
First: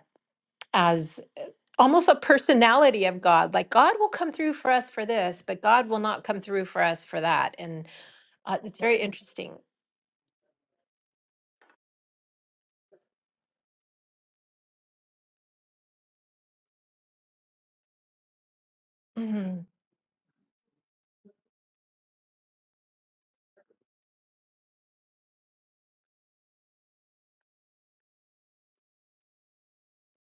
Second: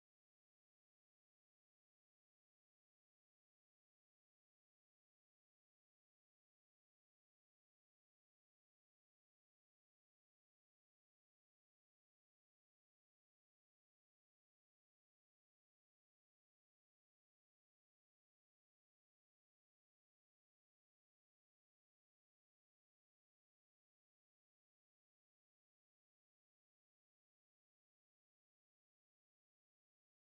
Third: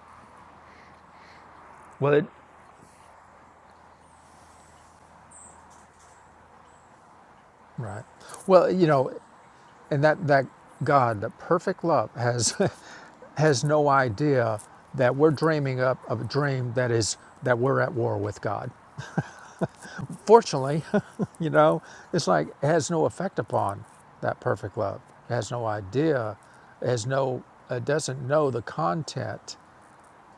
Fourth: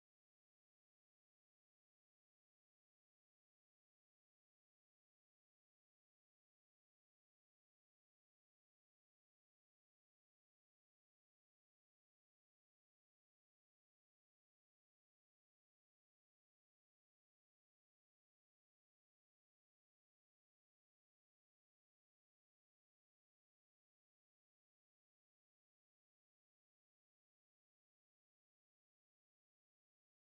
Speaker 2: as almost
Speaker 1: well
Speaker 2: a
Speaker 1: it,
Speaker 2: personality of God. Like God will come through for us for this, but God will not come through for us for that. And
Speaker 1: Right.
Speaker 2: uh,
Speaker 1: Well,
Speaker 2: it's
Speaker 1: you
Speaker 2: very
Speaker 1: know,
Speaker 2: interesting.
Speaker 1: and that that God, that perfect love, has has no idea that we're dreaming up of a dream that is that we're at war with God.
Speaker 2: Mhm.
Speaker 1: Fortunately, you know, it's like it has no effect upon that perfect love. It has no idea. It has no. It doesn't know the content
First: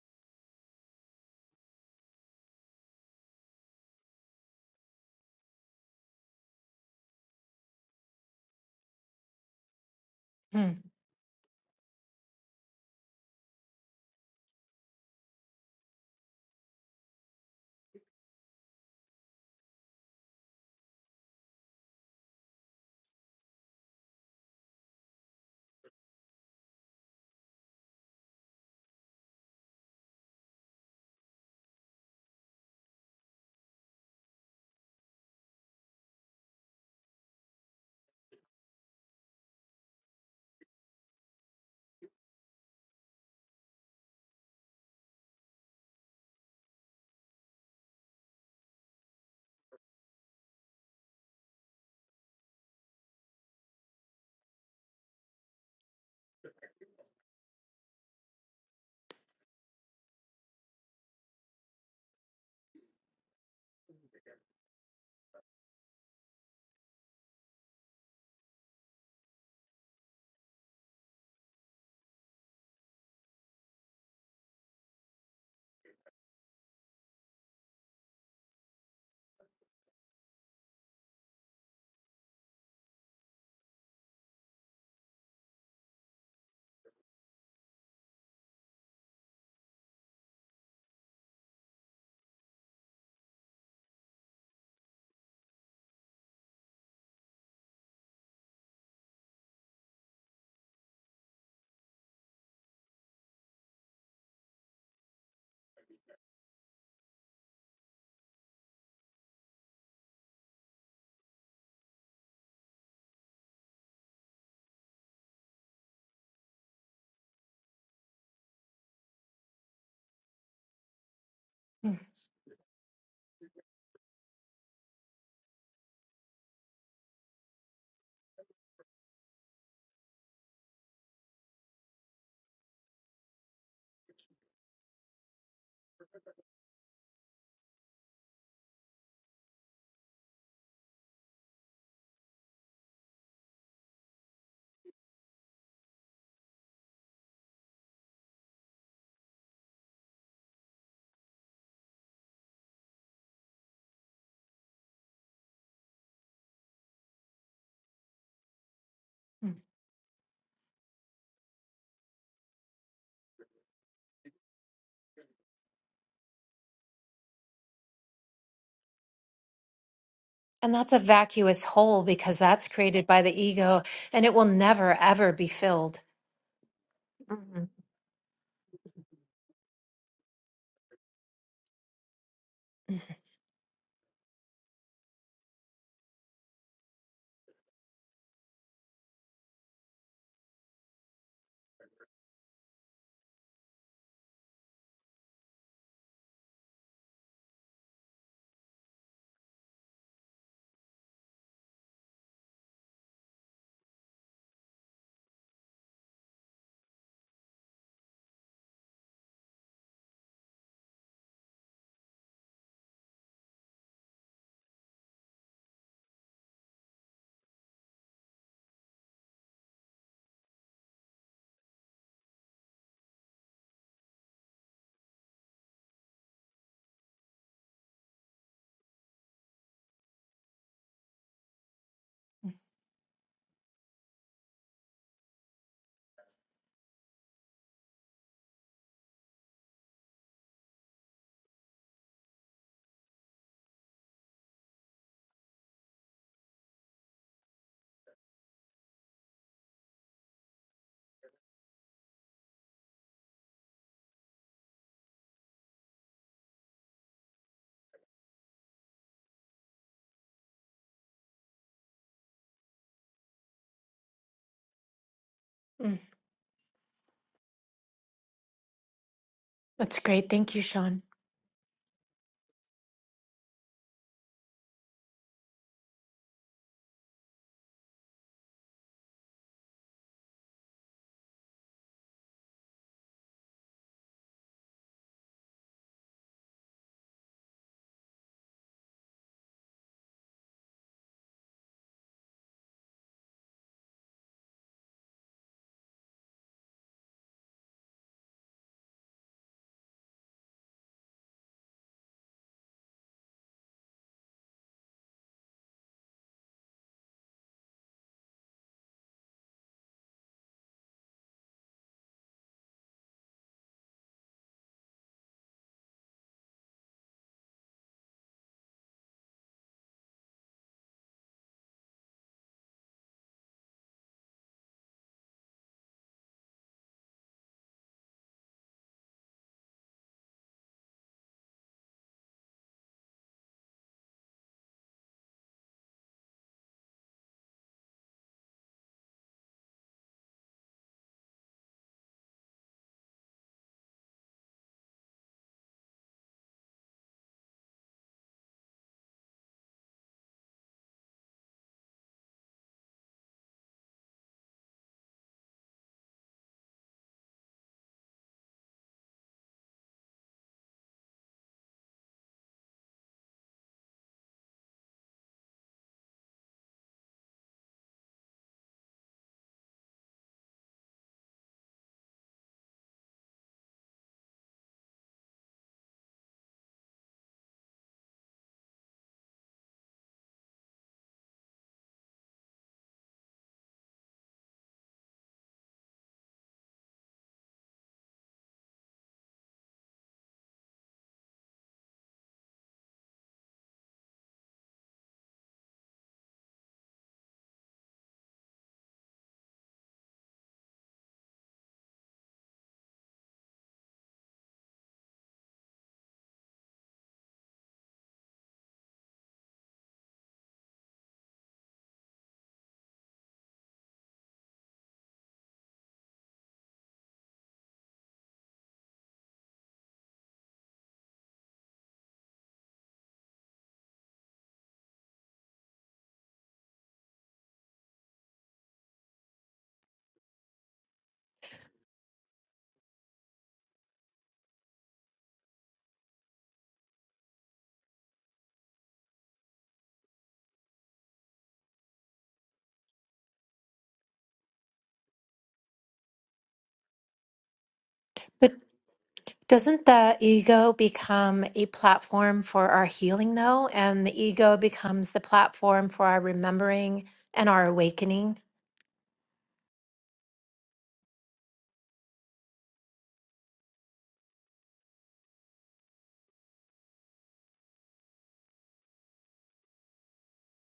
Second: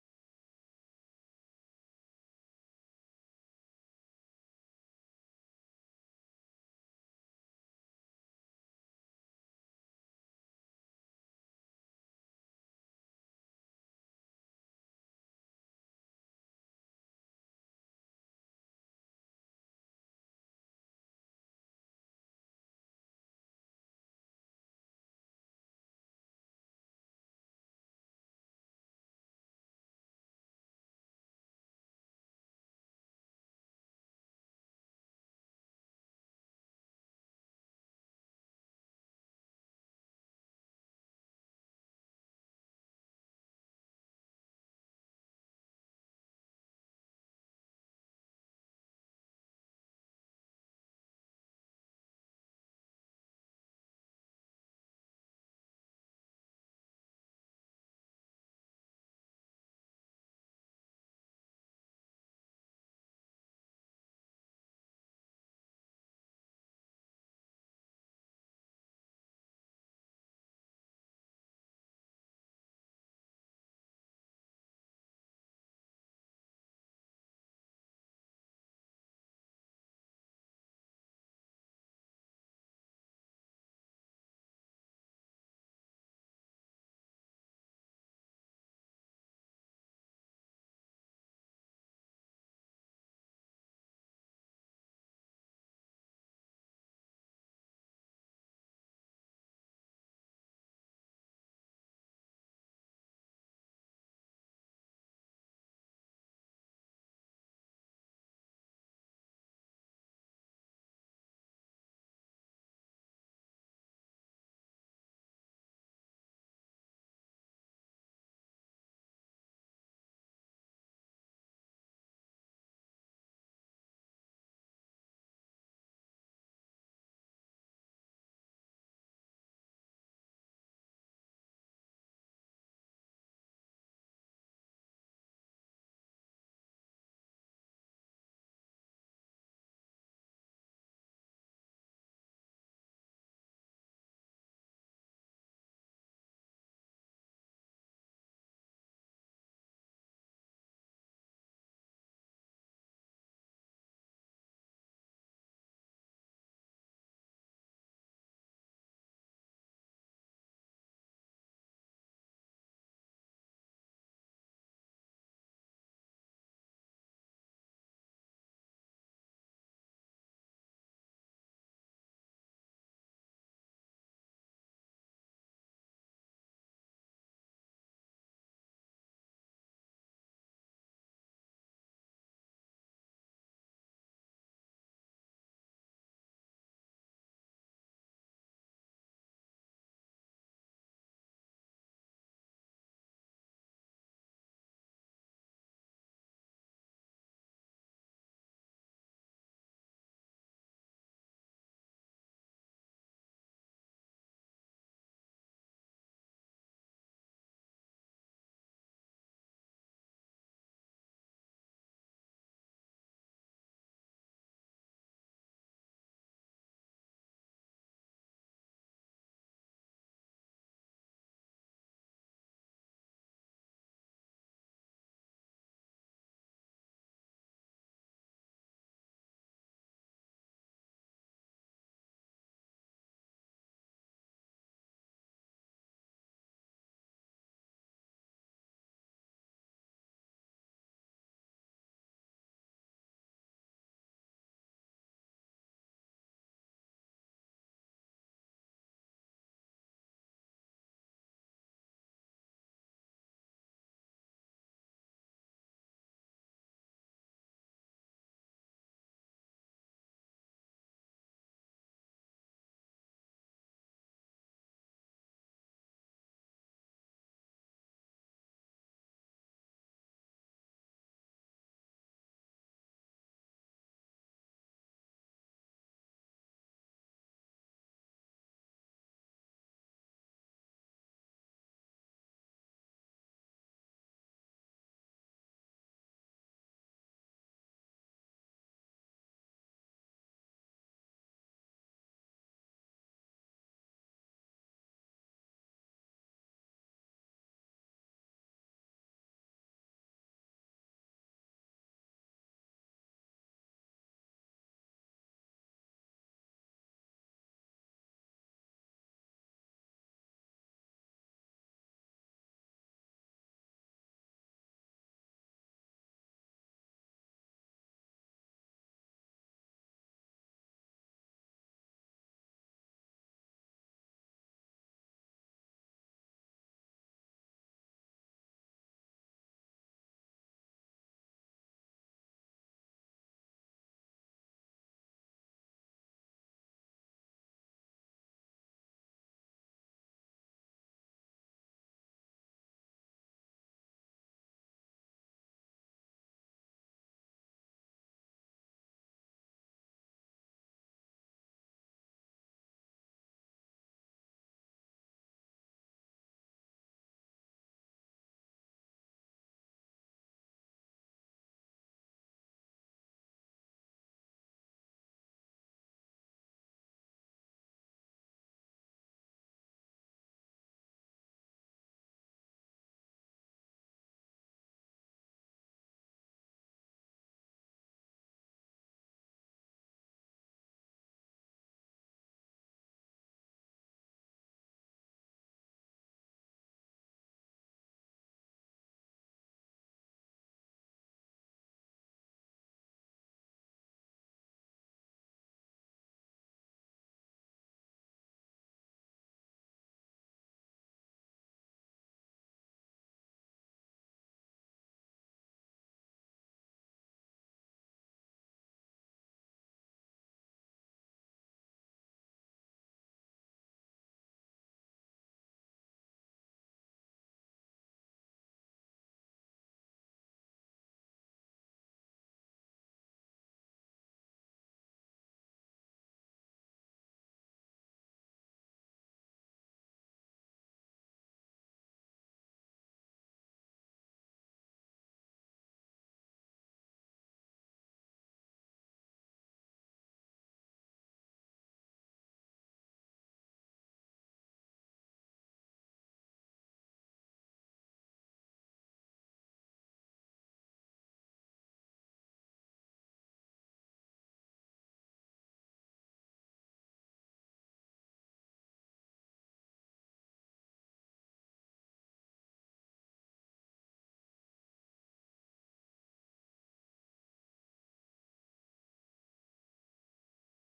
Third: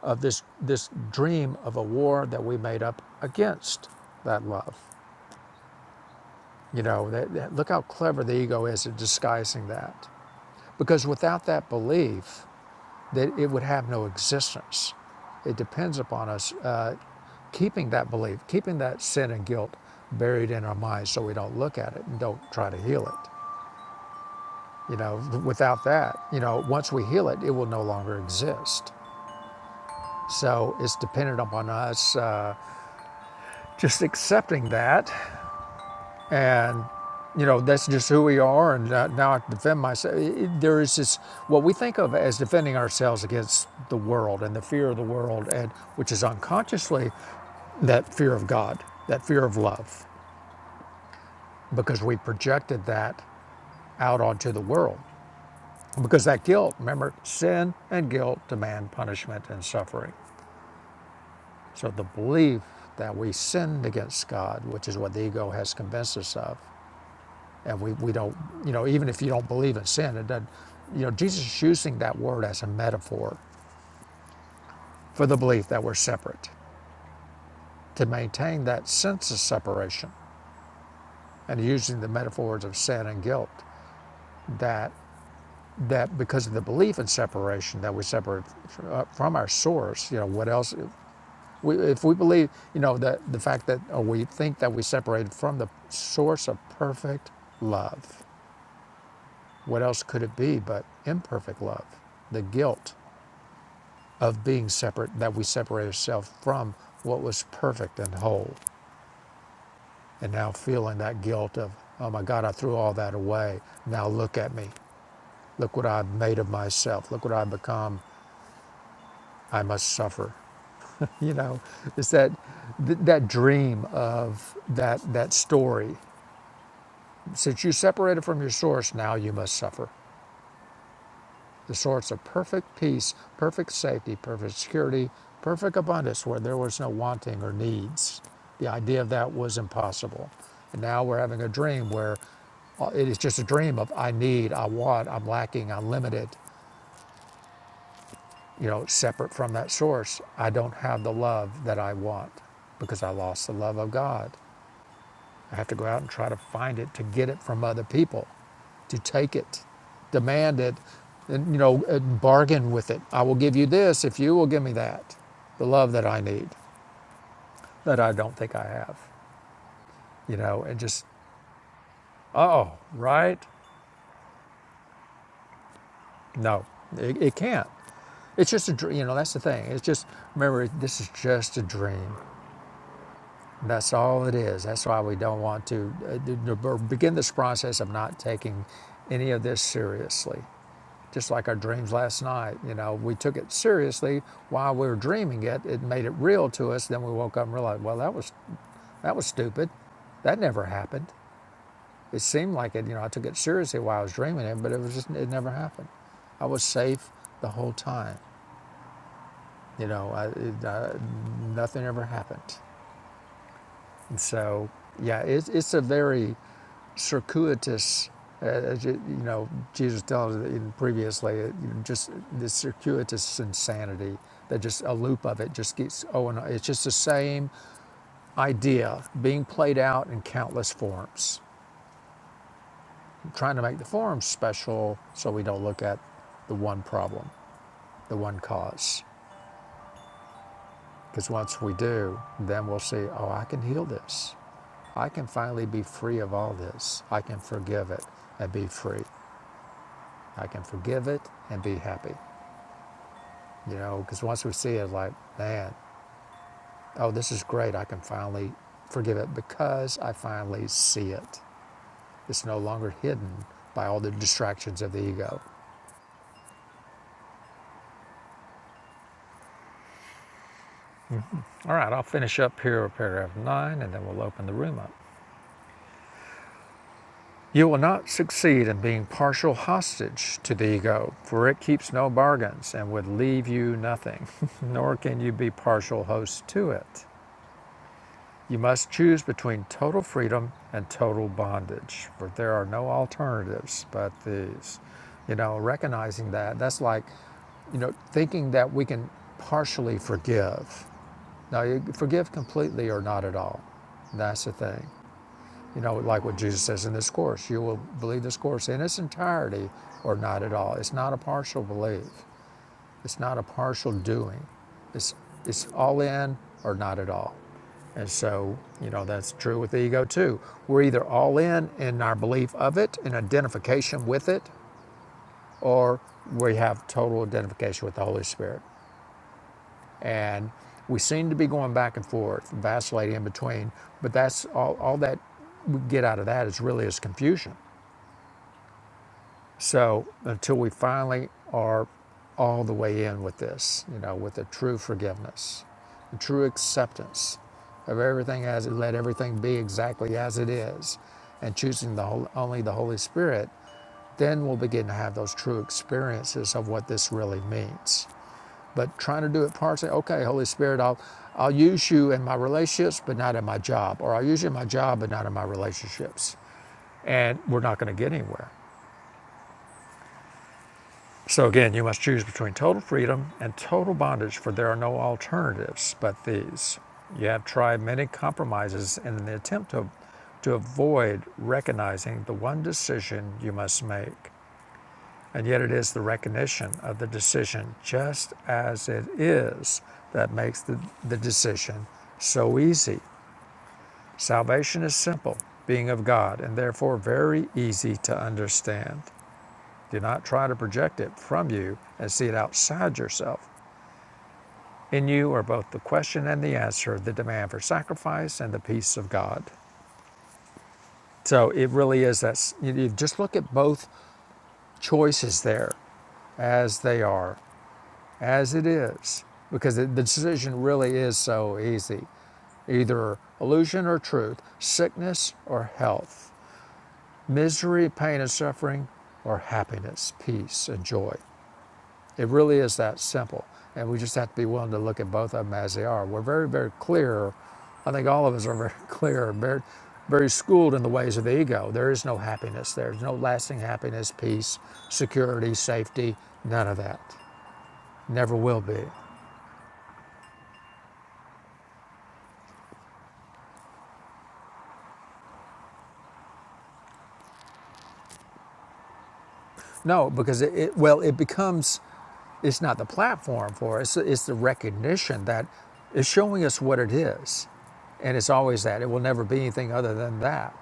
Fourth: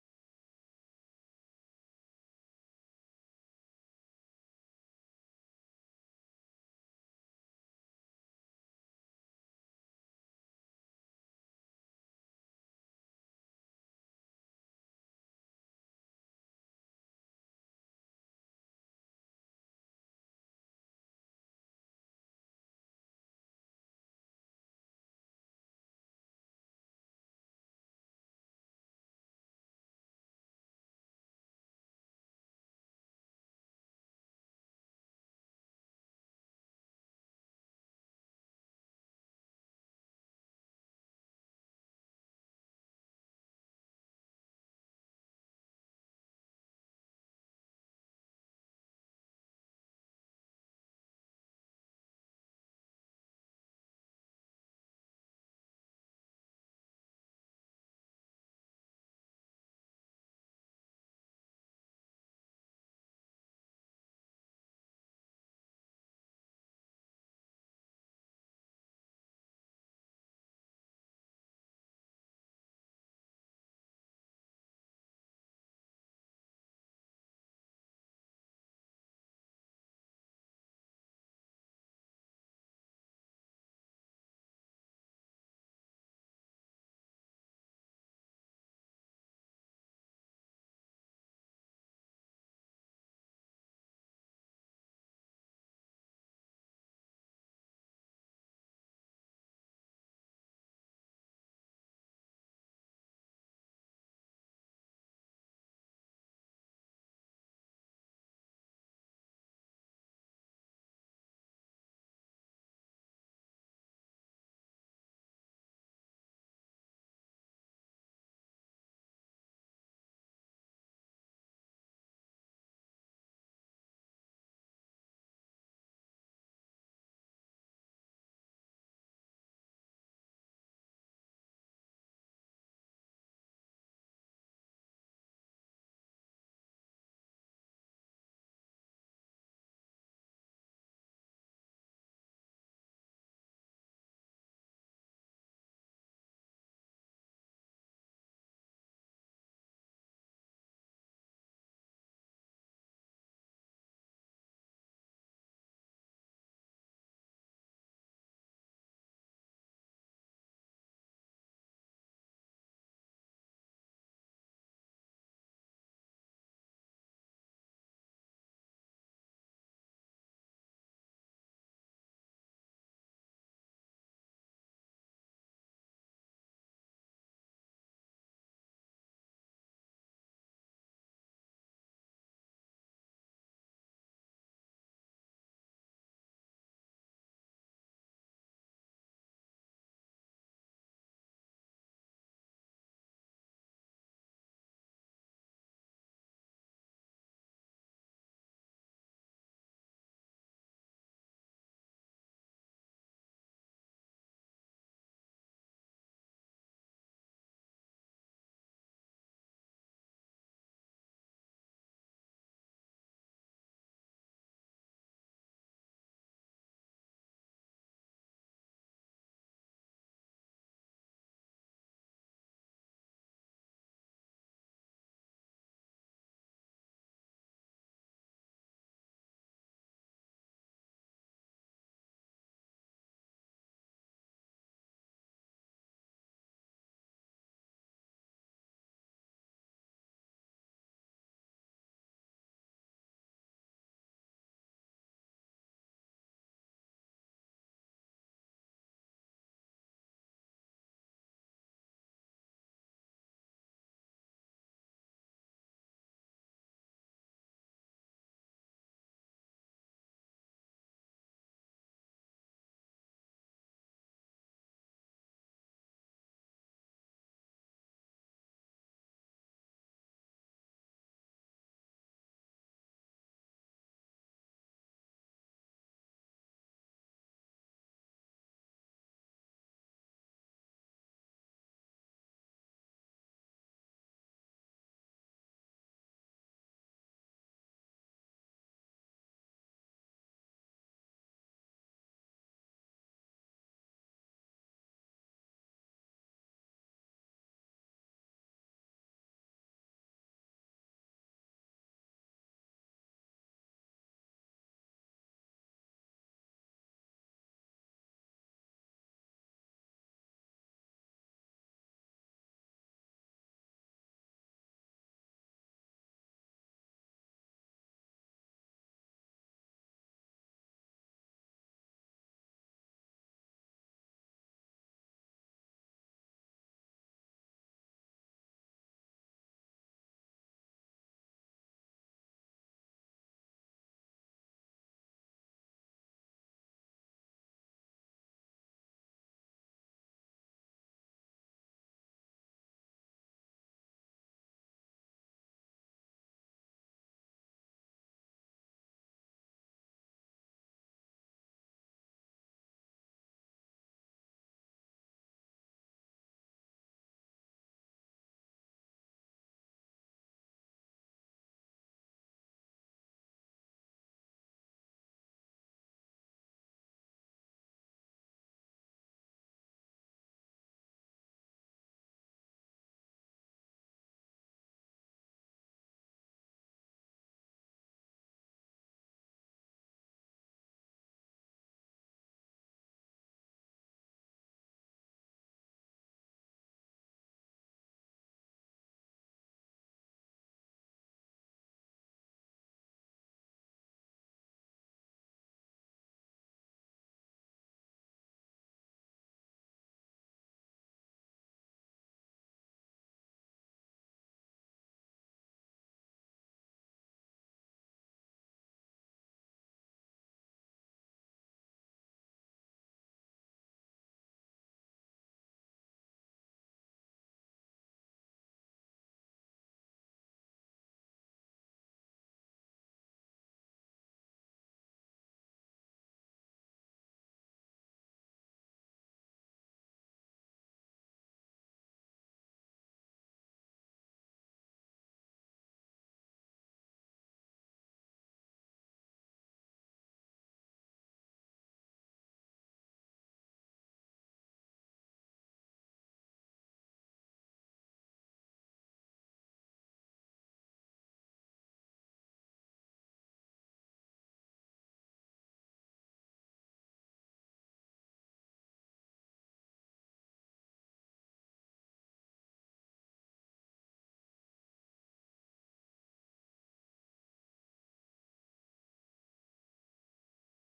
Speaker 1: of this this dream of a war that we made up against that love. You know, that, that- look how clever the ego is at disguising that.
Speaker 2: Mm,
Speaker 1: Because without that belief, that it would have no existence. It depends upon us uh, keeping that belief, keeping that sin and guilt buried in our minds, so we don't look at it and don't try to heal it. You know, without that, you know, once we heal it, it will no longer exist. So it's dependent upon us uh, just accepting that and you know that's just who we are and uh, now i defend myself It- there is this what we think of as defending ourselves against the world and the fear of the world and which is unconsciously that fear of god that fear of love because we projected that out onto the world because that guilt remember sin and guilt demand punishment and suffering so the belief that we sinned against god which is what the ego has convinced us of And we, we don't, you know, even if you don't believe in sin, it doesn't, you know, Jesus is using that word as a metaphor for the belief that we're separate, to maintain that sense of separation, and using the metaphors of sin and guilt that that because of the belief in separation that we separate uh, from our source, you know, what else? We, if we believe, you know, that the fact that or we think that we separated from the source of perfect love, what else could it be but imperfect love? The guilt of being separate, that we separate ourselves from what was perfect and whole. And now feeling that guilt of, oh my God, I threw all that away. Now look at me. Look what I've made of myself. Look what I've become. I must suffer. You know,
Speaker 2: mm,
Speaker 1: it's that th- that dream of that that story. Since you separated from your source, now you must suffer. the source of perfect peace, perfect safety, perfect security, perfect abundance where there was no wanting or needs. The idea of that was impossible. And now we're having a dream where uh, it is just a dream of I need, I want, I'm lacking, I'm limited. You know, separate from that source, I don't have the love that I want because I lost the love of God. I have to go out and try to find it to get it from other people, to take
Speaker 2: mm.
Speaker 1: it, demand it, and, you know, bargain with it. I will give you this if you will give me that, the love that I need, that I don't think I have, you know,
Speaker 2: And
Speaker 1: and
Speaker 2: that's a
Speaker 1: just,
Speaker 2: vacuous hole because that's
Speaker 1: oh,
Speaker 2: created by the
Speaker 1: right?
Speaker 2: ego and it will never, ever be filled.
Speaker 1: No, it, it can't.
Speaker 2: Mhm.
Speaker 1: It's just a dream, you know, that's the thing. It's just, remember, this is just a dream.
Speaker 2: Mm,
Speaker 1: That's all it is. That's why we don't want to uh, begin this process of not taking any of this seriously just like our dreams last night. You know, we took it seriously while we were dreaming it. It made it real to us. Then we woke up and realized, well, that was that was stupid. That never happened. It seemed like it. You know, I took it seriously while I was dreaming it, but it was just it never happened. I was safe the whole time. You know, I, it, I, nothing ever happened. And so, yeah, it's it's a very circuitous, uh, you, know, Jesus tells us previously, uh, you know, just this circuitous insanity that just a loop of it just keeps, oh, and it's just the same idea being played out in countless forms, trying to make the forms special so we don't look at the one problem, the one cause. Because once we do, then we'll see, oh, I can heal this. I can finally be free of all this. I can forgive it and be free. I can forgive it and be happy. You know, because once we see it, like, man, oh, this is great. I can finally forgive it because I finally see it. It's no longer hidden by all the distractions of the ego.
Speaker 2: mm. That's great. Thank you, Sean.
Speaker 1: All right, I'll finish up here with paragraph nine and then we'll open the room up. You will not succeed in being partial hostage to the ego, for it keeps no bargains and would leave you nothing, nor can you be partial host to it. You must choose between total freedom and total bondage, for there are no alternatives but these. You know, recognizing that, that's like, you know, thinking that we can partially forgive. Now, you forgive completely or not at all. That's the thing. You know, like what Jesus says in this course, you will believe this course in its entirety or not at all. It's not a partial belief. It's not a partial doing. It's it's all in or not at all. And so, you know, that's true with the ego too. We're either all in in our belief of it, in identification with it, or we have total identification with the Holy Spirit. And we seem to be going back and forth, vacillating in between, but that's all, all that we get out of that is really is confusion. So until we finally are all the way in with this, you know, with a true forgiveness, a true acceptance of everything as it, let everything be exactly as it is, and choosing the whole, only the Holy Spirit, then we'll begin to have those true experiences of what this really means. But trying to do it partially, okay, Holy Spirit, I'll I'll use you in my relationships, but not in my job, or I'll use you in my job, but not in my relationships, and we're not going to get anywhere So again, you must choose between total freedom and total bondage, for there are no alternatives but these. You have tried many compromises in the attempt to, to avoid recognizing the one decision you must make. And yet, it is the recognition of the decision just as it is that makes the, the decision so easy. Salvation is simple, being of God, and therefore very easy to understand. Do not try to project it from you and see it outside yourself. In you are both the question and the answer, the demand for sacrifice and the peace of God. So it really is that you just look at both choices there as they are, as it is, because the decision really is so easy either illusion or truth, sickness or health, misery, pain, and suffering, or happiness, peace, and joy. It really is that simple. And we just have to be willing to look at both of them as they are. We're very, very clear. I think all of us are very clear, very, very schooled in the ways of the ego. There is no happiness. There's no lasting happiness, peace, security, safety, none of that. Never will be.
Speaker 2: Doesn't the ego become a platform for our healing, though? And the ego becomes the platform for our remembering and our awakening.
Speaker 1: No, because it, it well, it becomes, it's not the platform for it. It's, it's the recognition that it's showing us what it is. And it's always that. It will never be anything other than that.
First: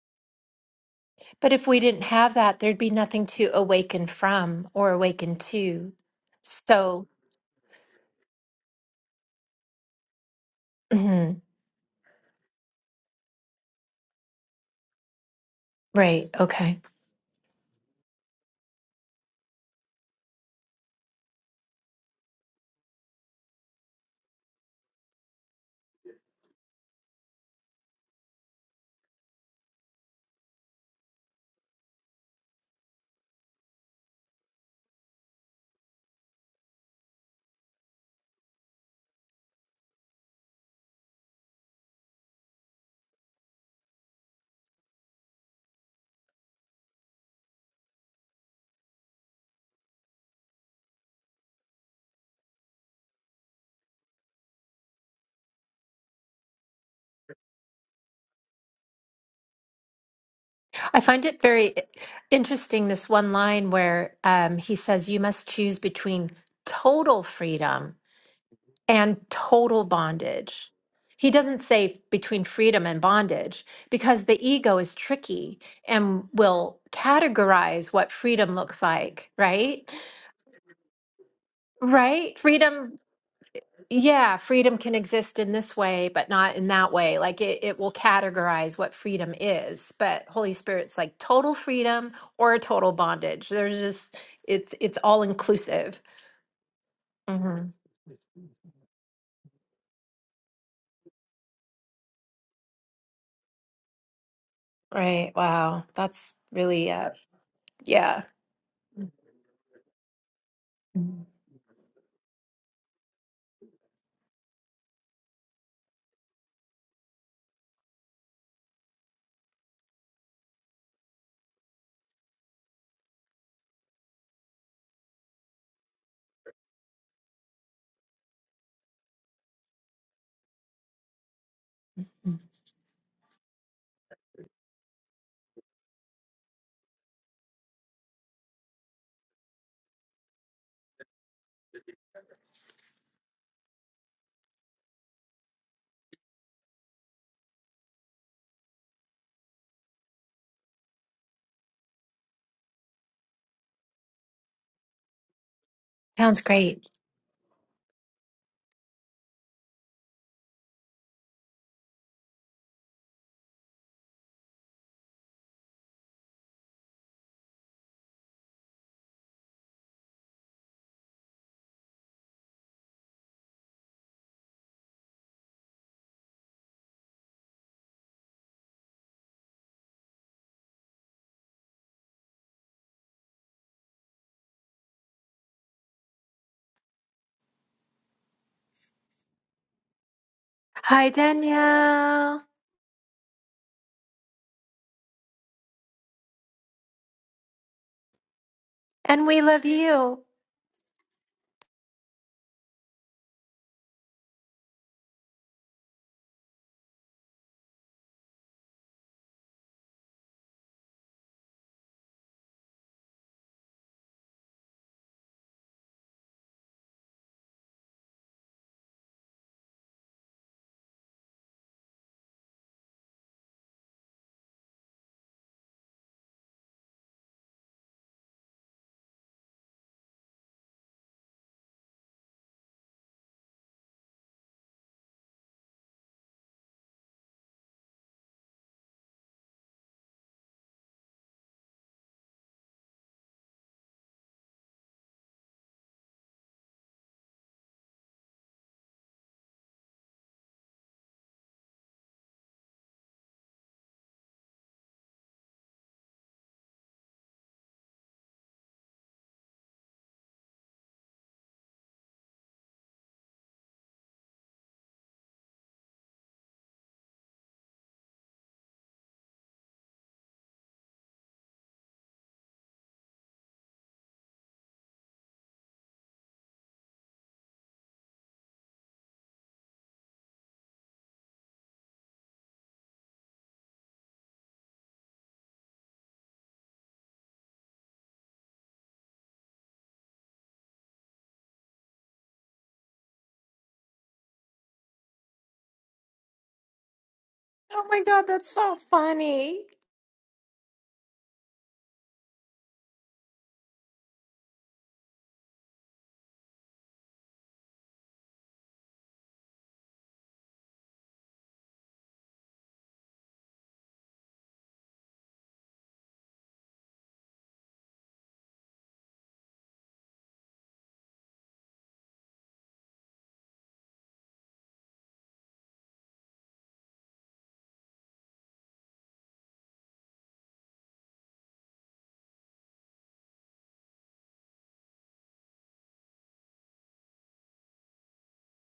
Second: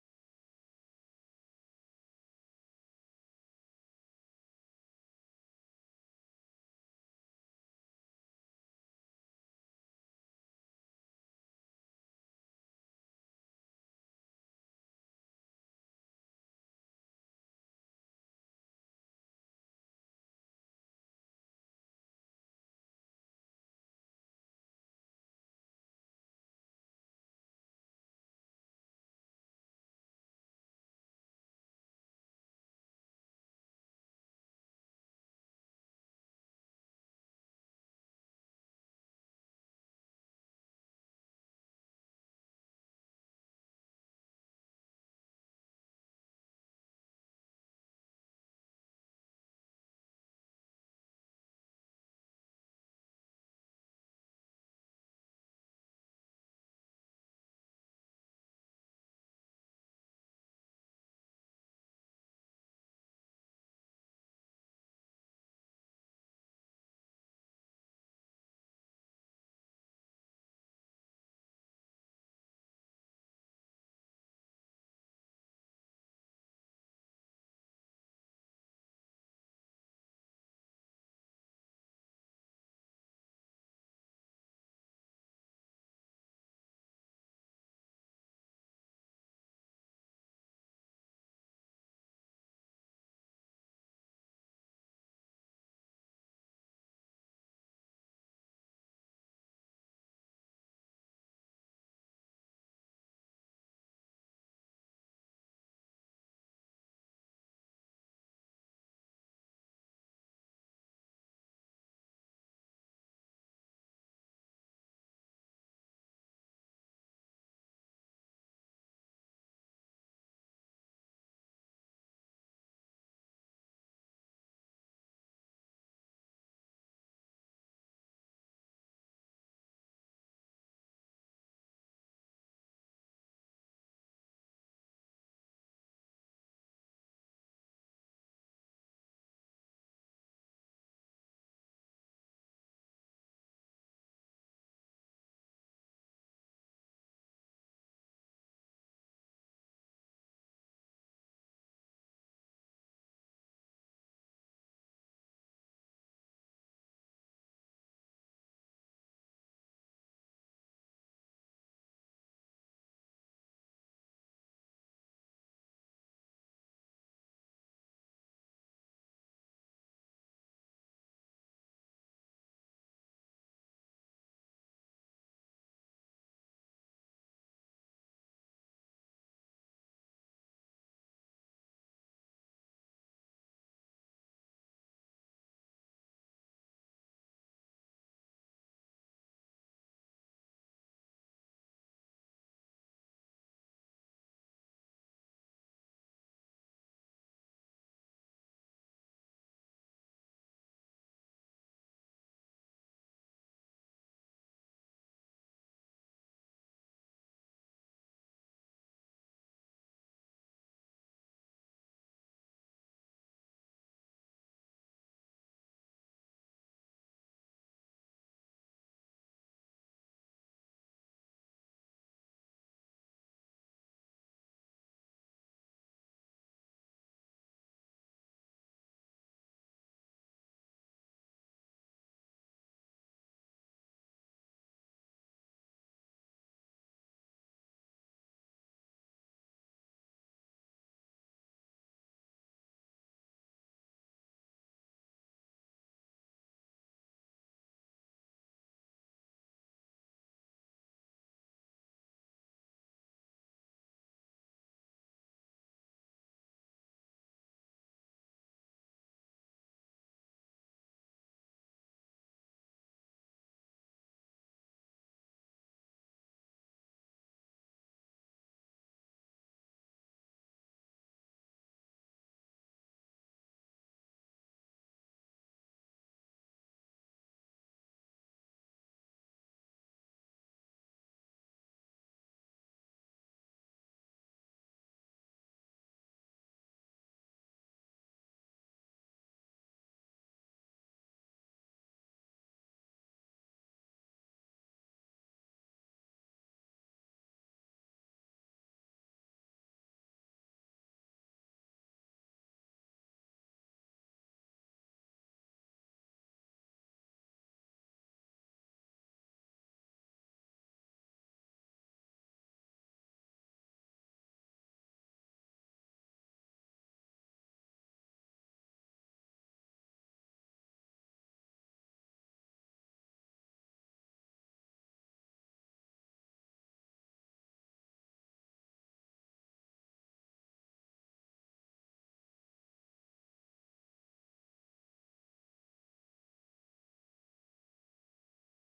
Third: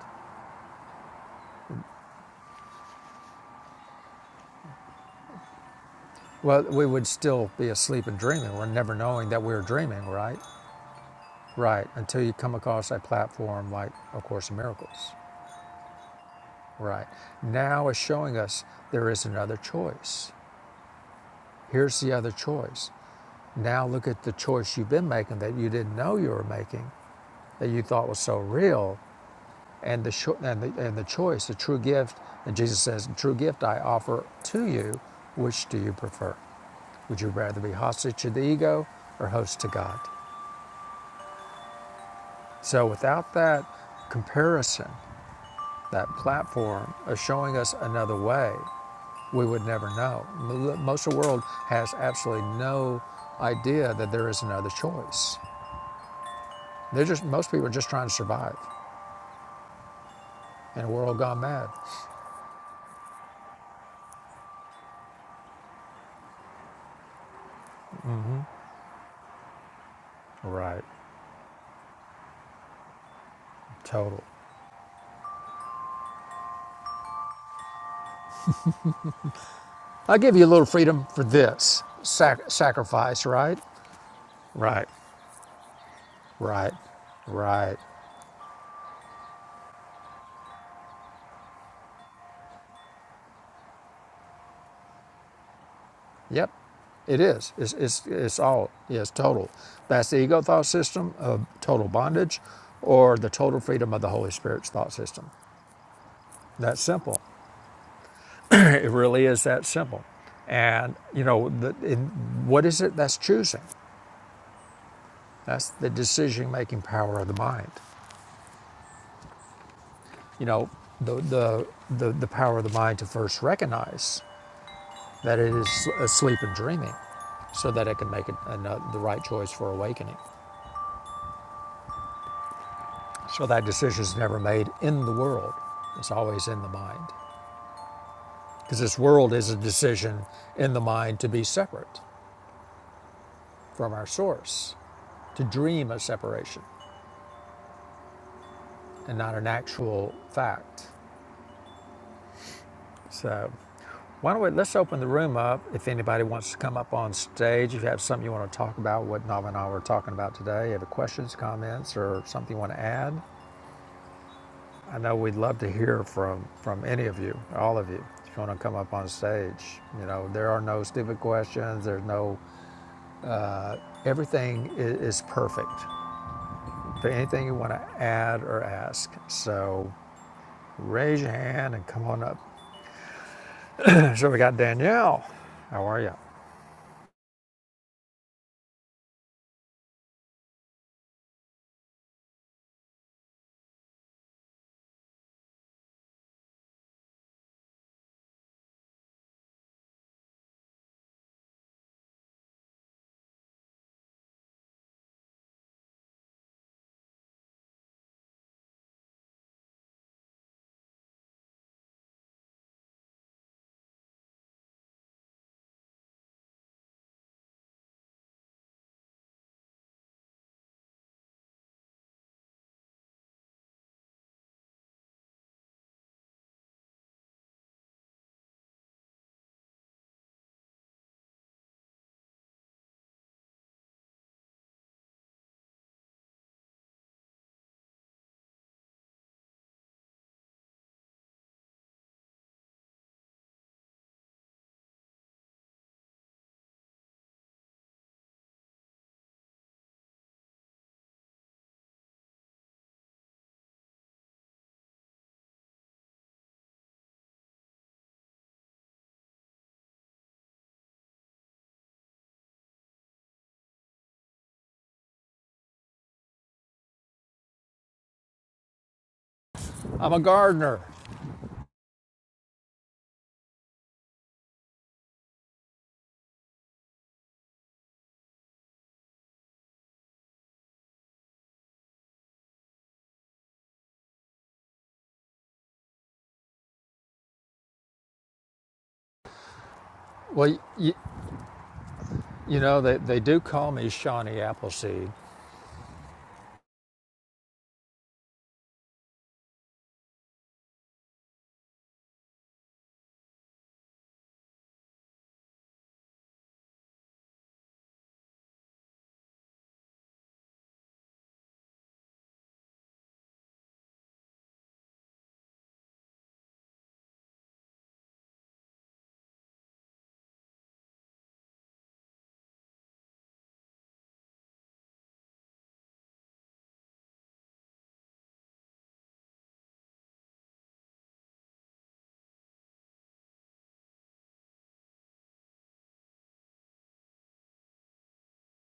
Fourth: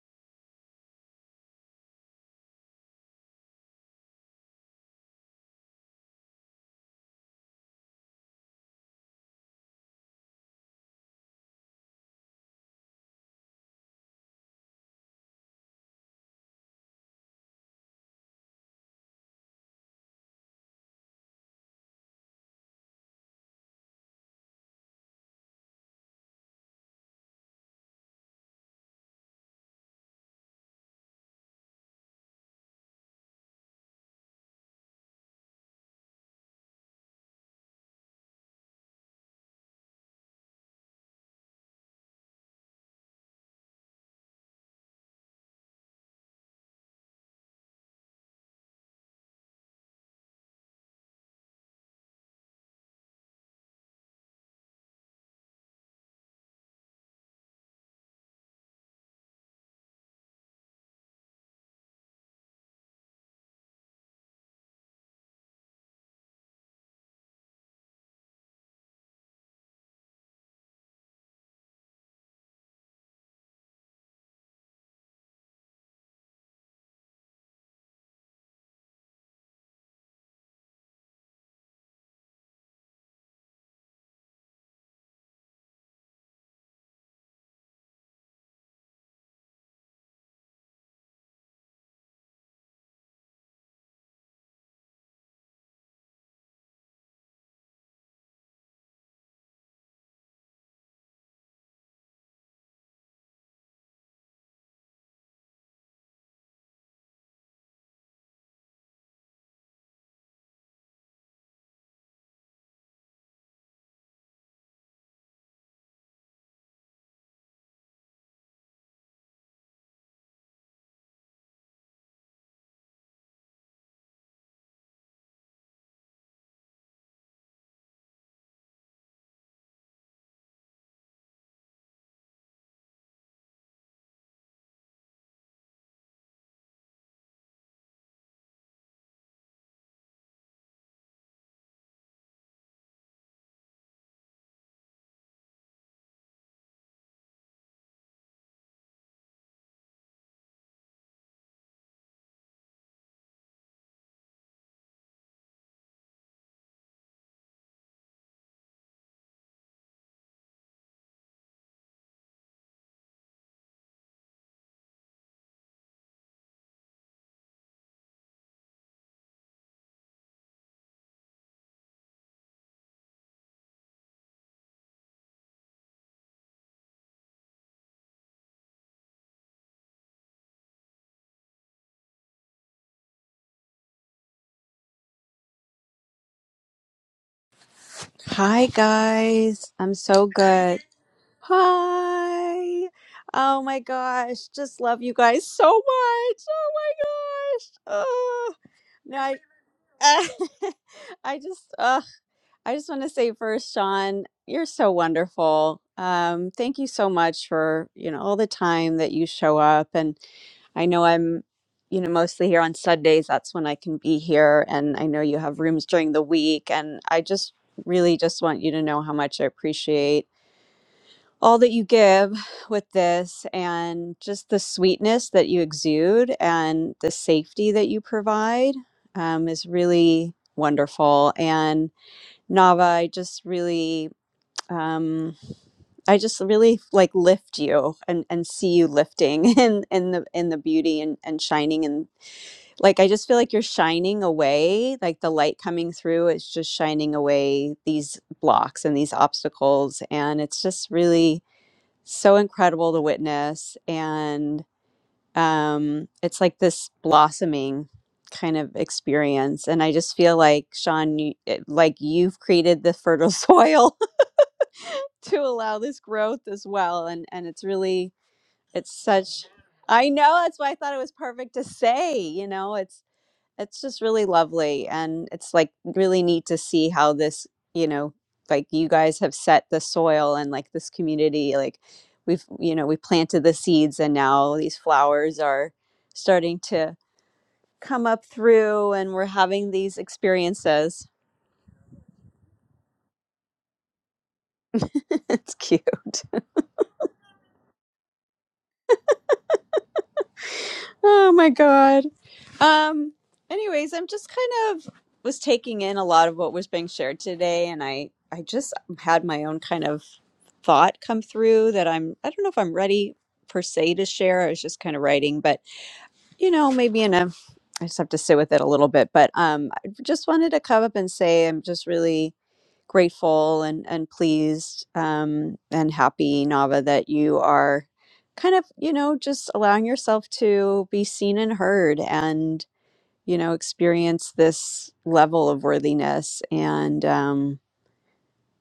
Speaker 2: But if we didn't have that, there'd be nothing to awaken from or awaken to.
Speaker 1: Well, we would
Speaker 2: So,
Speaker 1: still be asleep and dreaming. We're never knowing that we are dreaming, right?
Speaker 2: mhm,
Speaker 1: Right. Until you come across a platform like A Course in Miracles.
Speaker 2: right. Okay.
Speaker 1: Right. Now it's showing us there is another choice. Here's the other choice. Now look at the choice you've been making that you didn't know you were making, that you thought was so real, and the, cho- and the, and the choice, the true gift, and Jesus says, the true gift I offer to you, which do you prefer? Would you rather be hostage to the ego or host to God? So without that comparison, that platform of showing us another way, we would never know. Most of the world has absolutely no idea that there is another choice. They're just most people are just trying to survive in a
Speaker 2: I
Speaker 1: world
Speaker 2: find
Speaker 1: gone
Speaker 2: it
Speaker 1: mad.
Speaker 2: very interesting this one line where um, he says, You must choose between total freedom and total bondage.
Speaker 1: Right.
Speaker 2: He doesn't say between freedom and bondage
Speaker 1: Total.
Speaker 2: because the ego is tricky and will categorize what freedom looks like, right?
Speaker 1: I give you a little freedom for this
Speaker 2: Right?
Speaker 1: sac-
Speaker 2: Freedom,
Speaker 1: sacrifice, right?
Speaker 2: yeah, freedom
Speaker 1: Right.
Speaker 2: can exist in this way, but not in
Speaker 1: Right.
Speaker 2: that way. Like it,
Speaker 1: Right.
Speaker 2: it will categorize what freedom is. But Holy Spirit's like total freedom or total bondage. There's just, it's it's all inclusive.
Speaker 1: Yep, it is.
Speaker 2: hmm
Speaker 1: It's, it's, it's all, yes, total. That's the ego thought system of total bondage or the total freedom of the Holy Spirit's thought system.
Speaker 2: Right. Wow. That's
Speaker 1: That's
Speaker 2: really, uh,
Speaker 1: simple.
Speaker 2: yeah.
Speaker 1: It really is that simple. And, you know, the, in, what is it that's choosing? That's the decision making power of the mind. You know, the, the, the, the power of the mind to first recognize that it is asleep and dreaming so that it can make an, uh, the right choice for awakening. So that decision is never made in the world. It's always in the mind. Because this world is a decision in the mind to be separate from our source, to dream a separation and not an actual fact. So why don't we let's open the room up if anybody
Speaker 2: Sounds
Speaker 1: wants to come
Speaker 2: great.
Speaker 1: up on stage, if you have something you want to talk about, what Nav and I were talking about today, you have questions, comments, or something you want to add. I know we'd love to hear from, from any of you, all of you. If you want to come up on stage, you know, there are no stupid questions. There's no, everything is, perfect for anything you want to add or ask. So raise your hand and come on up. so we got Danielle. How are you?
Speaker 3: Hi guys, I'm so good.
Speaker 2: Hi, Danielle.
Speaker 3: Hi. Oh my gosh, just love you guys so much. Oh my gosh. Oh. No,
Speaker 2: And we love you.
Speaker 3: I I just uh, I just want to say first, Sean, you're so wonderful. Um, thank you so much for you know all the time that you show up, and I know I'm you know mostly here on Sundays. That's when I can be here, and I know you have rooms during the week, and I just really just want you to know how much I appreciate all that you give with this and just the sweetness that you exude and the safety that you provide um, is really wonderful. And Nava, I just really um I just really like lift you and and see you lifting in in the in the beauty and and shining and like I just feel like you're shining away like the light coming through is just shining away these blocks and these obstacles and it's just really so incredible to witness and um, it's like this blossoming kind of experience. And I just feel like, Sean, you, it- like you've created the fertile soil to allow this growth as well. And, and it's really, it's such, I
Speaker 1: I'm a
Speaker 3: know that's why I
Speaker 1: gardener.
Speaker 3: thought it was perfect to say, you know, it's, it's just really lovely, and it's, like, really neat to see how this, you know, like, you guys have set the soil and, like, this community, like, we've, you know, we planted the seeds and now these flowers are starting to come up through and we're having these
Speaker 1: Well, you,
Speaker 3: experiences.
Speaker 1: you know, they, they do call me Shawnee Appleseed
Speaker 3: It's cute.
Speaker 2: Oh my God, that's so funny.
Speaker 3: Oh my god. Um, anyways, I'm just kind of was taking in a lot of what was being shared today and I I just had my own kind of thought come through that I'm, I don't know if I'm ready per se to share. I was just kind of writing, but you know, maybe in a, I just have to sit with it a little bit. But um, I just wanted to come up and say I'm just really grateful and, and pleased um, and happy, Nava, that you are kind of, you know, just allowing yourself to be seen and heard and, you know, experience this level of worthiness. And, um,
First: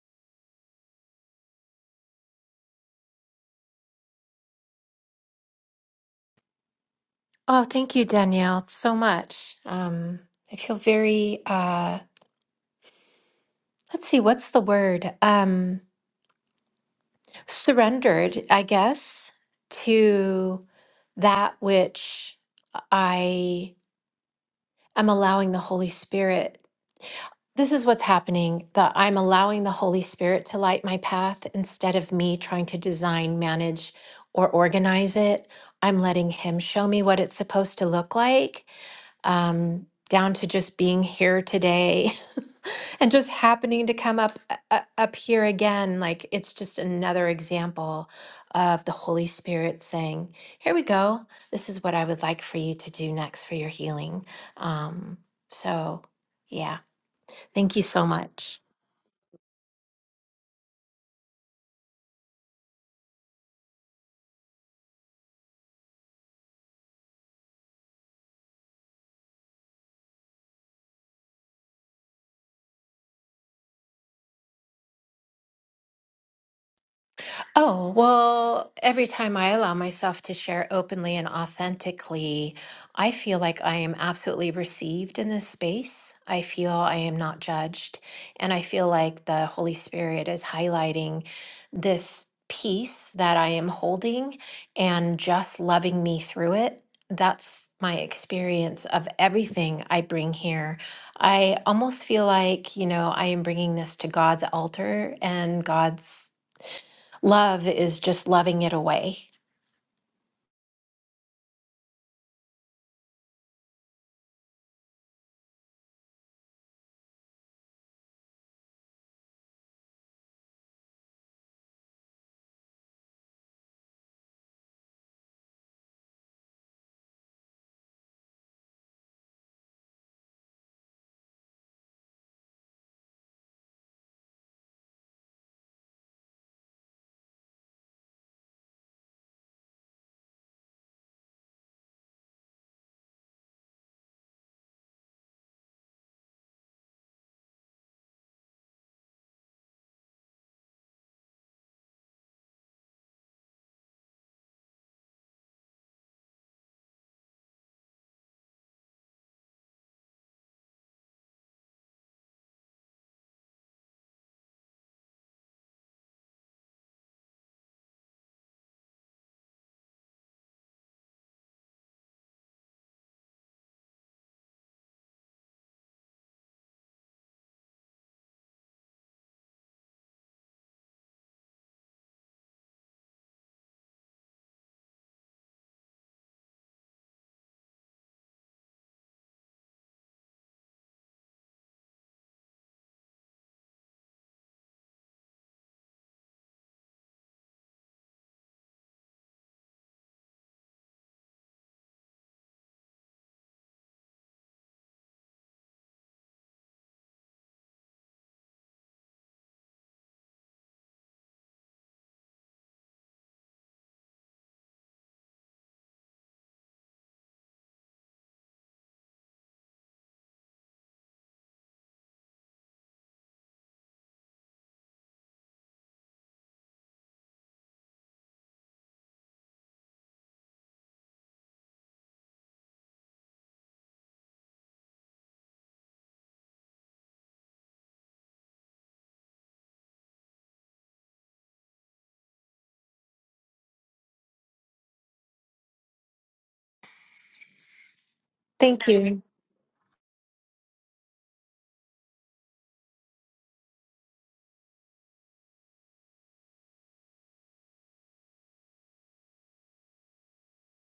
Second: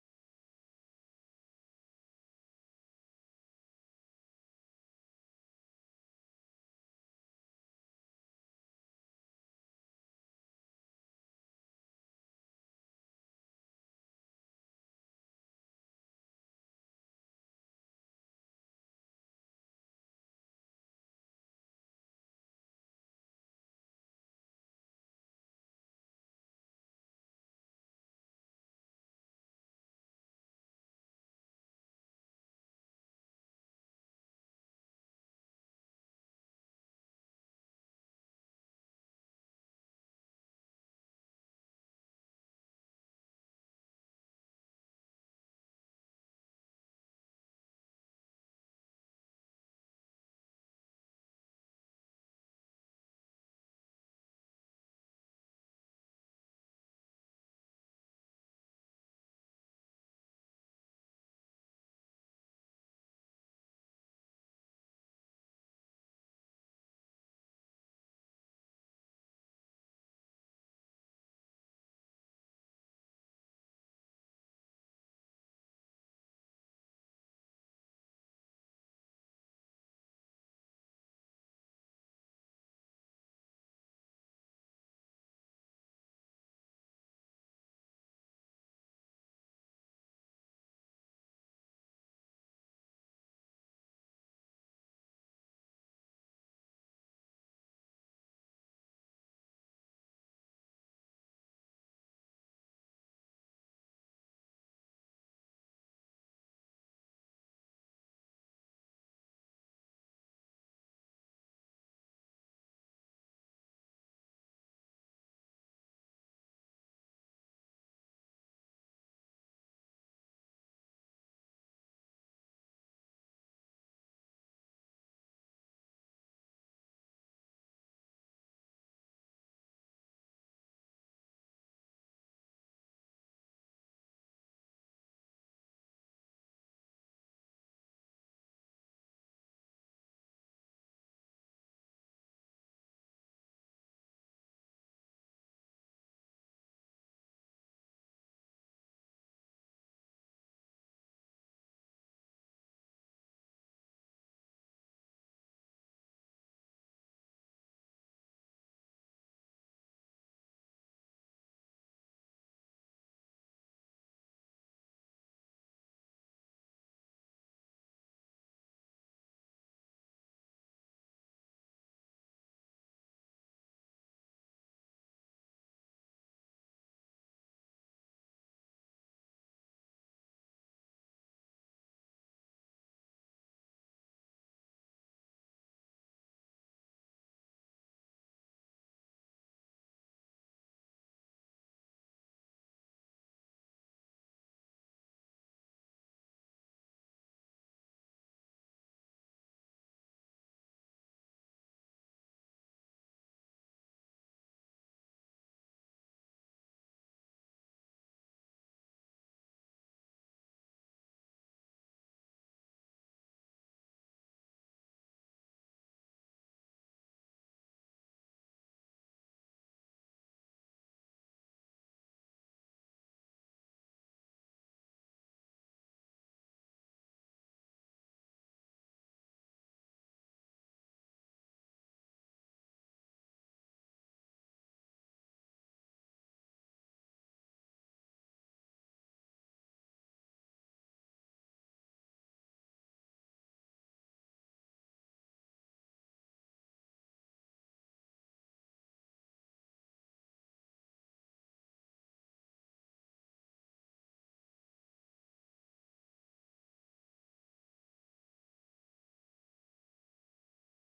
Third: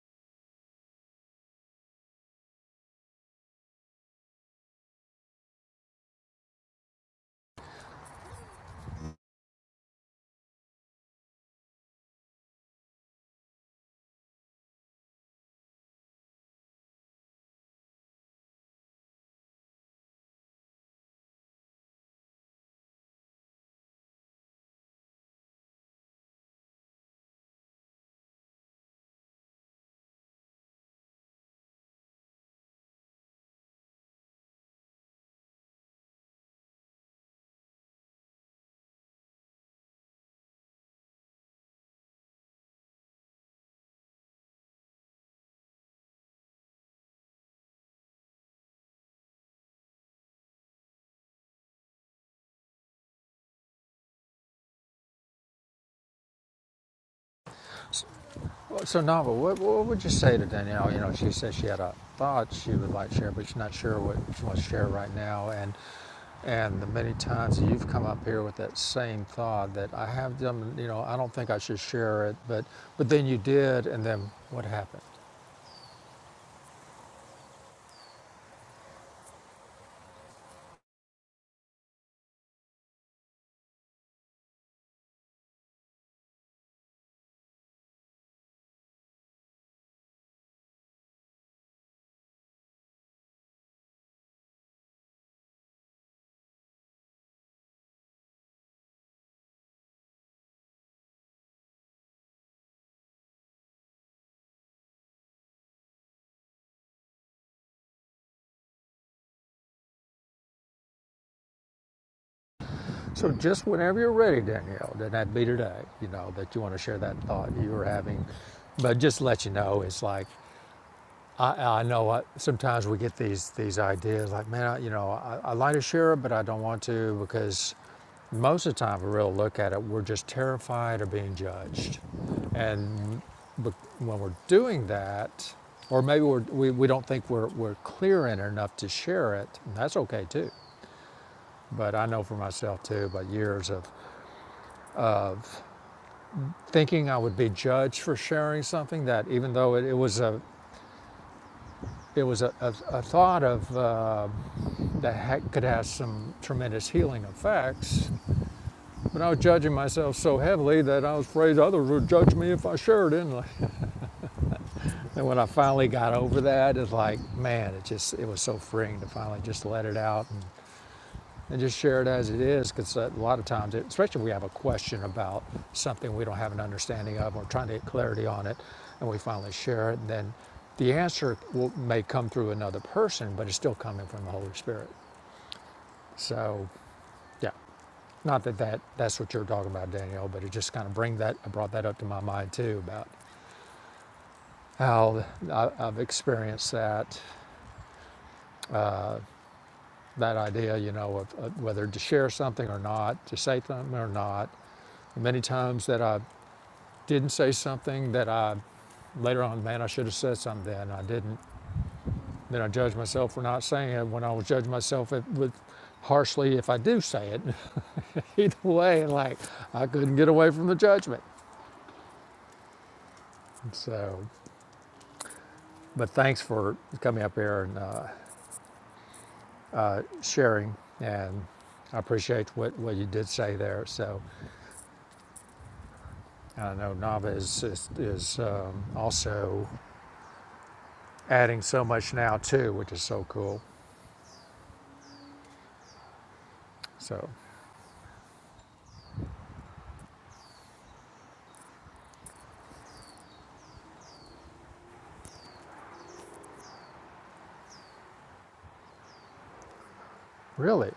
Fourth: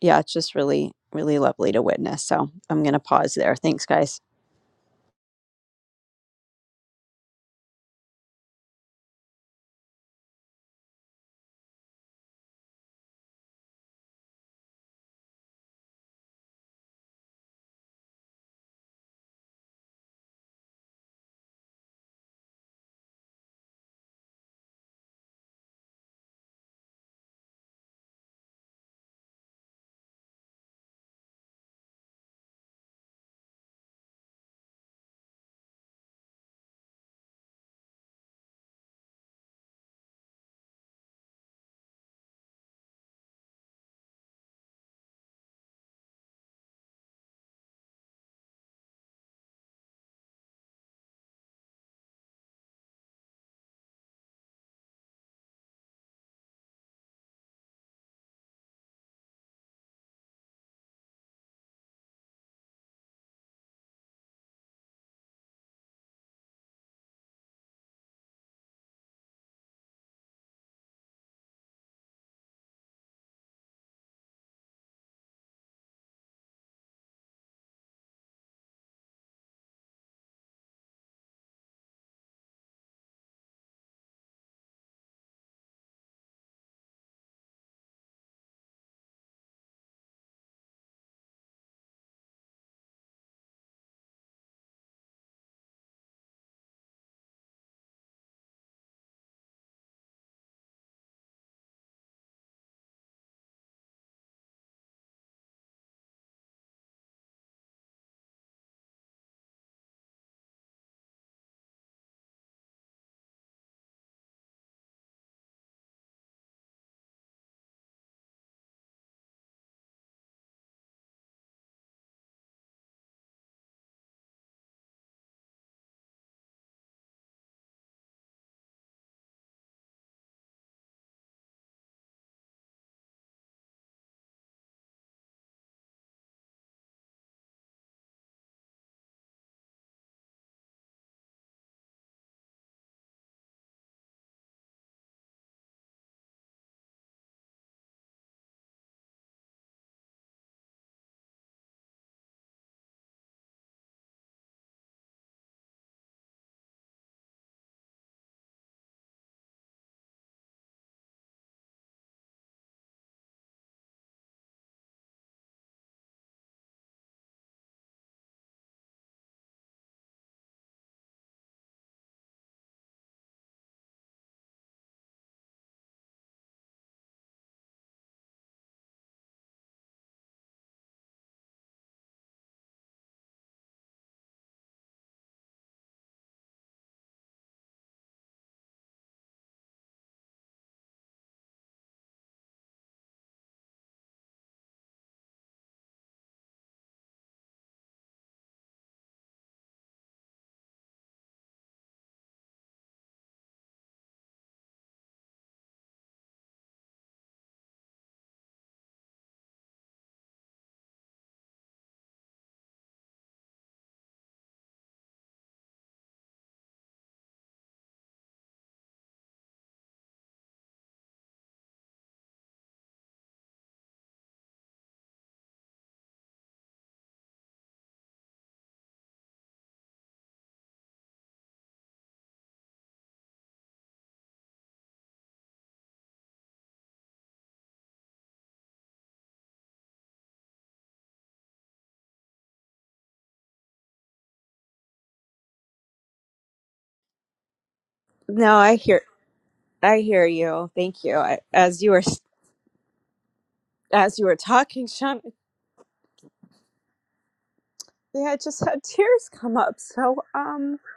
Speaker 3: yeah, it's just really, really lovely to witness. So I'm going to pause there. Thanks, guys.
Speaker 2: Oh, thank you, Danielle, so much. Um, I feel very, uh, let's see, what's the word? Um, surrendered, I guess, to that which I am allowing the Holy Spirit This is what's happening that I'm allowing the Holy Spirit to light my path instead of me trying to design, manage, or organize it. I'm letting Him show me what it's supposed to look like, um, down to just being here today and just happening to come up uh, uh, up here again. Like it's just another example of the Holy Spirit saying, "Here we go. This is what I would like for you to do next for your healing." Um, so, yeah. Thank you so much.
Speaker 1: Well, So, Nava, what, what would you say to Danielle? You know, she said she had a thought she would like to share, but she's not sure what she wants to share right now. And and the many times you've come up here with that same thought that I have done, you know, I don't think I should share it, but but then you did, and then what happened?
Speaker 2: Oh, well, every time I allow myself to share openly and authentically, I feel like I am absolutely received in this space. I feel I am not judged. And I feel like the Holy Spirit is highlighting this piece that I am holding and just loving me through it. That's my experience of everything I bring here. I almost feel like, you know, I am bringing this to God's altar and God's Love is just loving it away.
Speaker 1: So, just whenever you're ready, Danielle, then that'd be today, you know, that you want to share that thought you were having. But just to let you know, it's like I, I know I, sometimes we get these these ideas like, man, I, you know, I, I like to share it, but I don't want to because most of the time, if we really look at it, we're just terrified of being judged, and when we're doing that, or maybe we're, we we don't think we're we're clear in it enough to share it, and that's okay too. But I know for myself too, but years of of thinking I would be judged for sharing something that, even though it, it was a it was a, a, a thought of. Uh, that could have some tremendous healing effects. But I was judging myself so heavily that I was afraid others would judge me if I shared it. And like- and when I finally got over that, it's like, man, it just it was so freeing to finally just let it out and, and just share it as it is. Because a lot of times, it, especially if we have a question about something we don't have an understanding of, or trying to get clarity on it, and we finally share it, and then the answer will, may come through another person, but it's still coming from the Holy Spirit. So, yeah, Not that, that that's what you're talking about, Danielle, but it just kind of bring that I brought that up to my mind too about how I, I've experienced that uh, that idea, you know, of, of whether to share something or not, to say something or not. Many times that I didn't say something that I later on, man, I should have said something then. I didn't. Then I judged myself for not saying it. When I was judging myself if, with harshly if I do say it, either way, like I couldn't get away from the judgment. So. But thanks for coming up here and uh, uh, sharing, and I appreciate what, what you did say there. So I know Nava is is, is um, also adding so much now too, which is so cool. So
Speaker 3: No, I
Speaker 2: Thank
Speaker 3: hear
Speaker 2: you.
Speaker 3: I hear you. Thank you. I, as you were as you were talking, Sean, yeah, I just had tears come up. So, um,
Speaker 1: really,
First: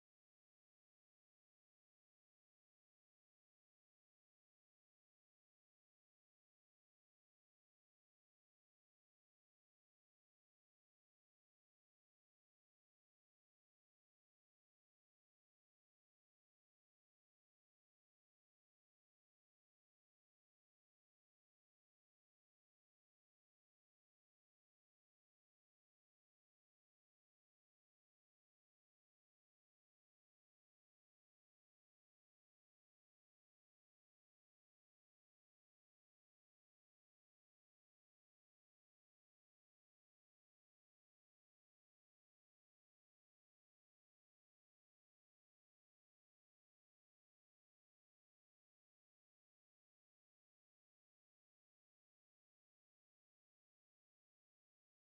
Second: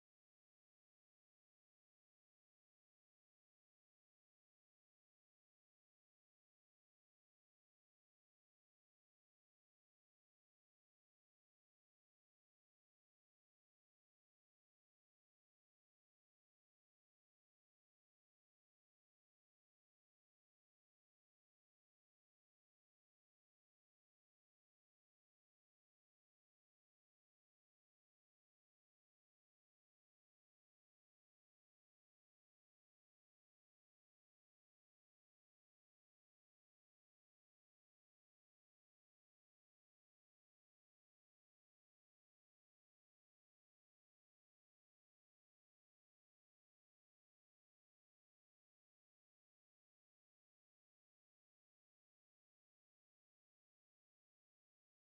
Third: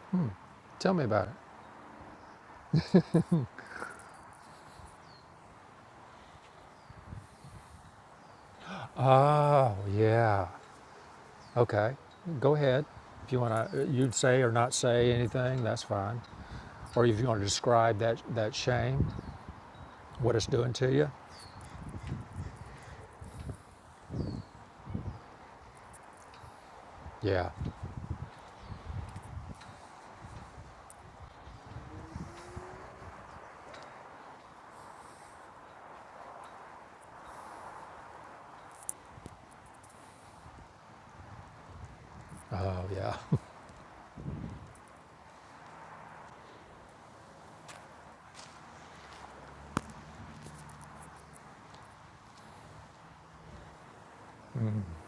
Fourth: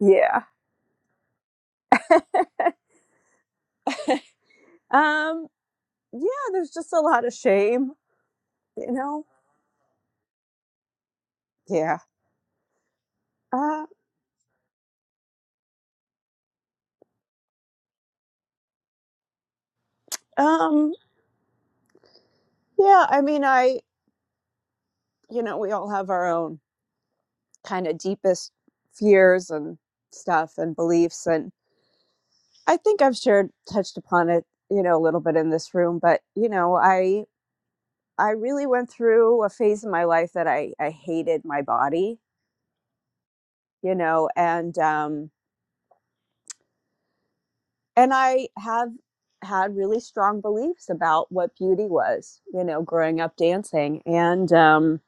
Speaker 3: yeah,
Speaker 1: tell me about it.
Speaker 3: um, yeah. There's just a lot of shame, you know.
Speaker 1: Oh yeah, okay.
Speaker 3: Yeah.
Speaker 1: Go ahead. If you want to,
Speaker 3: Uh,
Speaker 1: you'd say or not say anything, that's fine. Or if you want to describe that that shame, what it's doing to
Speaker 3: um,
Speaker 1: you.
Speaker 3: yeah. I mean, I, you know, we all have our own
Speaker 1: Yeah.
Speaker 3: kind of deepest fears and stuff and beliefs, and. I think I've shared touched upon it, you know, a little bit in this room, but you know, I I really went through a phase in my life that I I hated my body,
Speaker 1: Oh yeah.
Speaker 3: you know, and um and I have had really strong beliefs about what beauty was, you know, growing up dancing and um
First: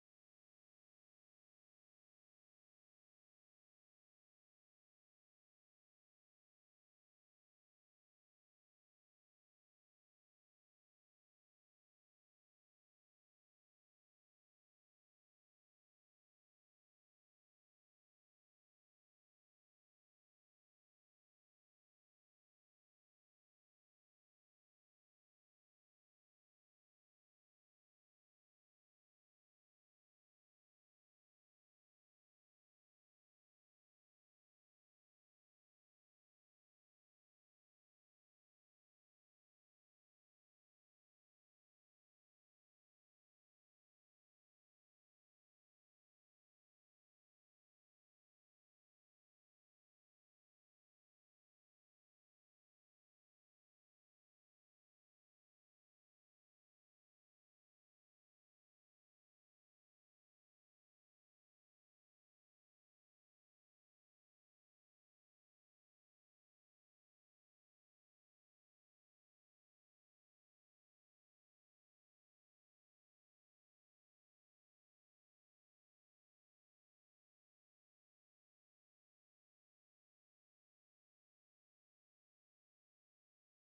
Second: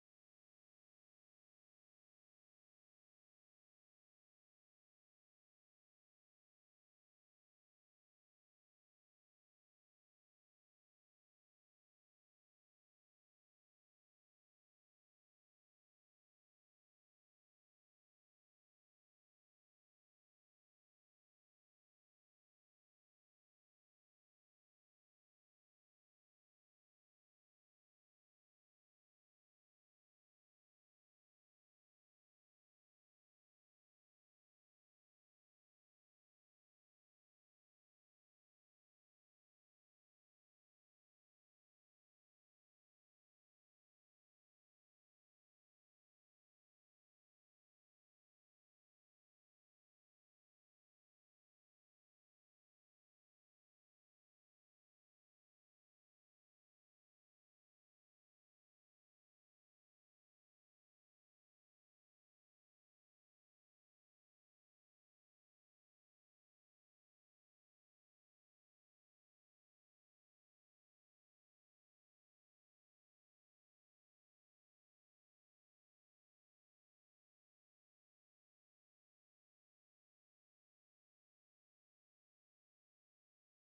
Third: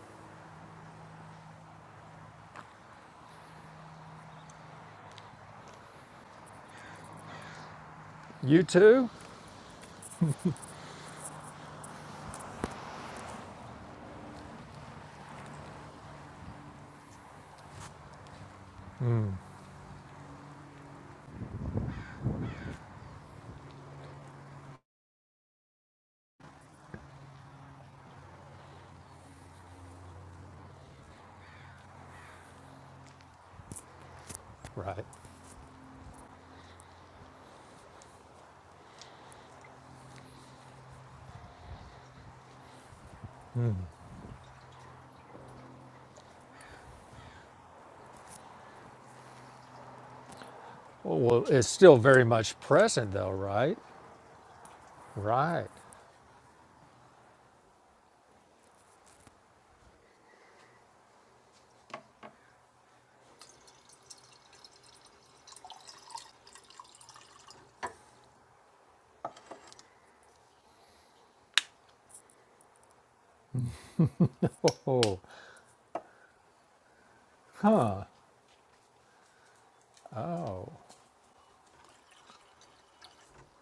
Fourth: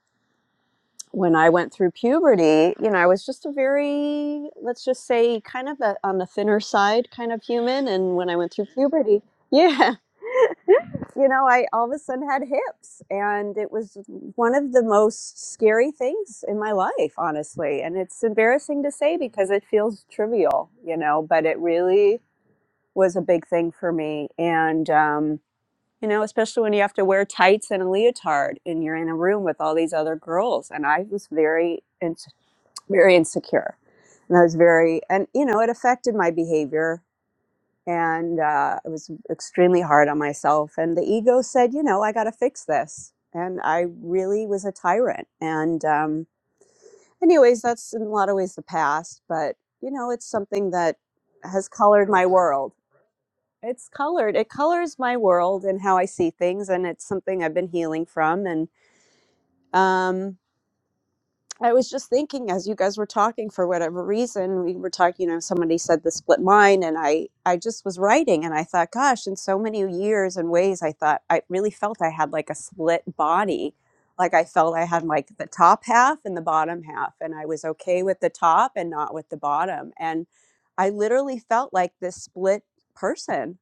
Speaker 3: when I went through puberty, you know, I was just a very, let's just say, kind of a, on the thinner side kind of human. And when I went
Speaker 1: you
Speaker 3: through
Speaker 1: too.
Speaker 3: puberty, yeah. you know, I all of a sudden had hips, and it was one of the most scary things in my life, honestly. And it's embarrassing to say because it feels trivial, you know, but it really was a big thing for me. And, um, you know, especially when you have to wear tights and a leotard and you're in a room with all these other girls. And I was very, ins- very insecure. And I was very,
Speaker 1: Right.
Speaker 3: and, you know, it affected my behavior and uh, it was extremely hard on myself. And the ego said, you know, I got to fix this, and I really was a tyrant. And um, anyways, that's in a lot of ways the past, but you know, it's something that
Speaker 1: Oh, Well, it's
Speaker 3: has
Speaker 1: still
Speaker 3: colored
Speaker 1: very
Speaker 3: my
Speaker 1: much
Speaker 3: world.
Speaker 1: present, though, right?
Speaker 3: It's colored. It colors my world
Speaker 1: Right.
Speaker 3: and how I see things, and it's something I've been healing from. And um, I was just thinking as you guys were talking for whatever reason we were talking you know somebody said the split mind and I I just was writing and I thought gosh in so many years and ways I thought I really felt I had like a split body like I felt I had
Speaker 1: Oh,
Speaker 3: like the top half and the bottom half and I was okay
Speaker 1: huh.
Speaker 3: with the top and not with the bottom and
Speaker 1: Oh,
Speaker 3: I literally felt like this split person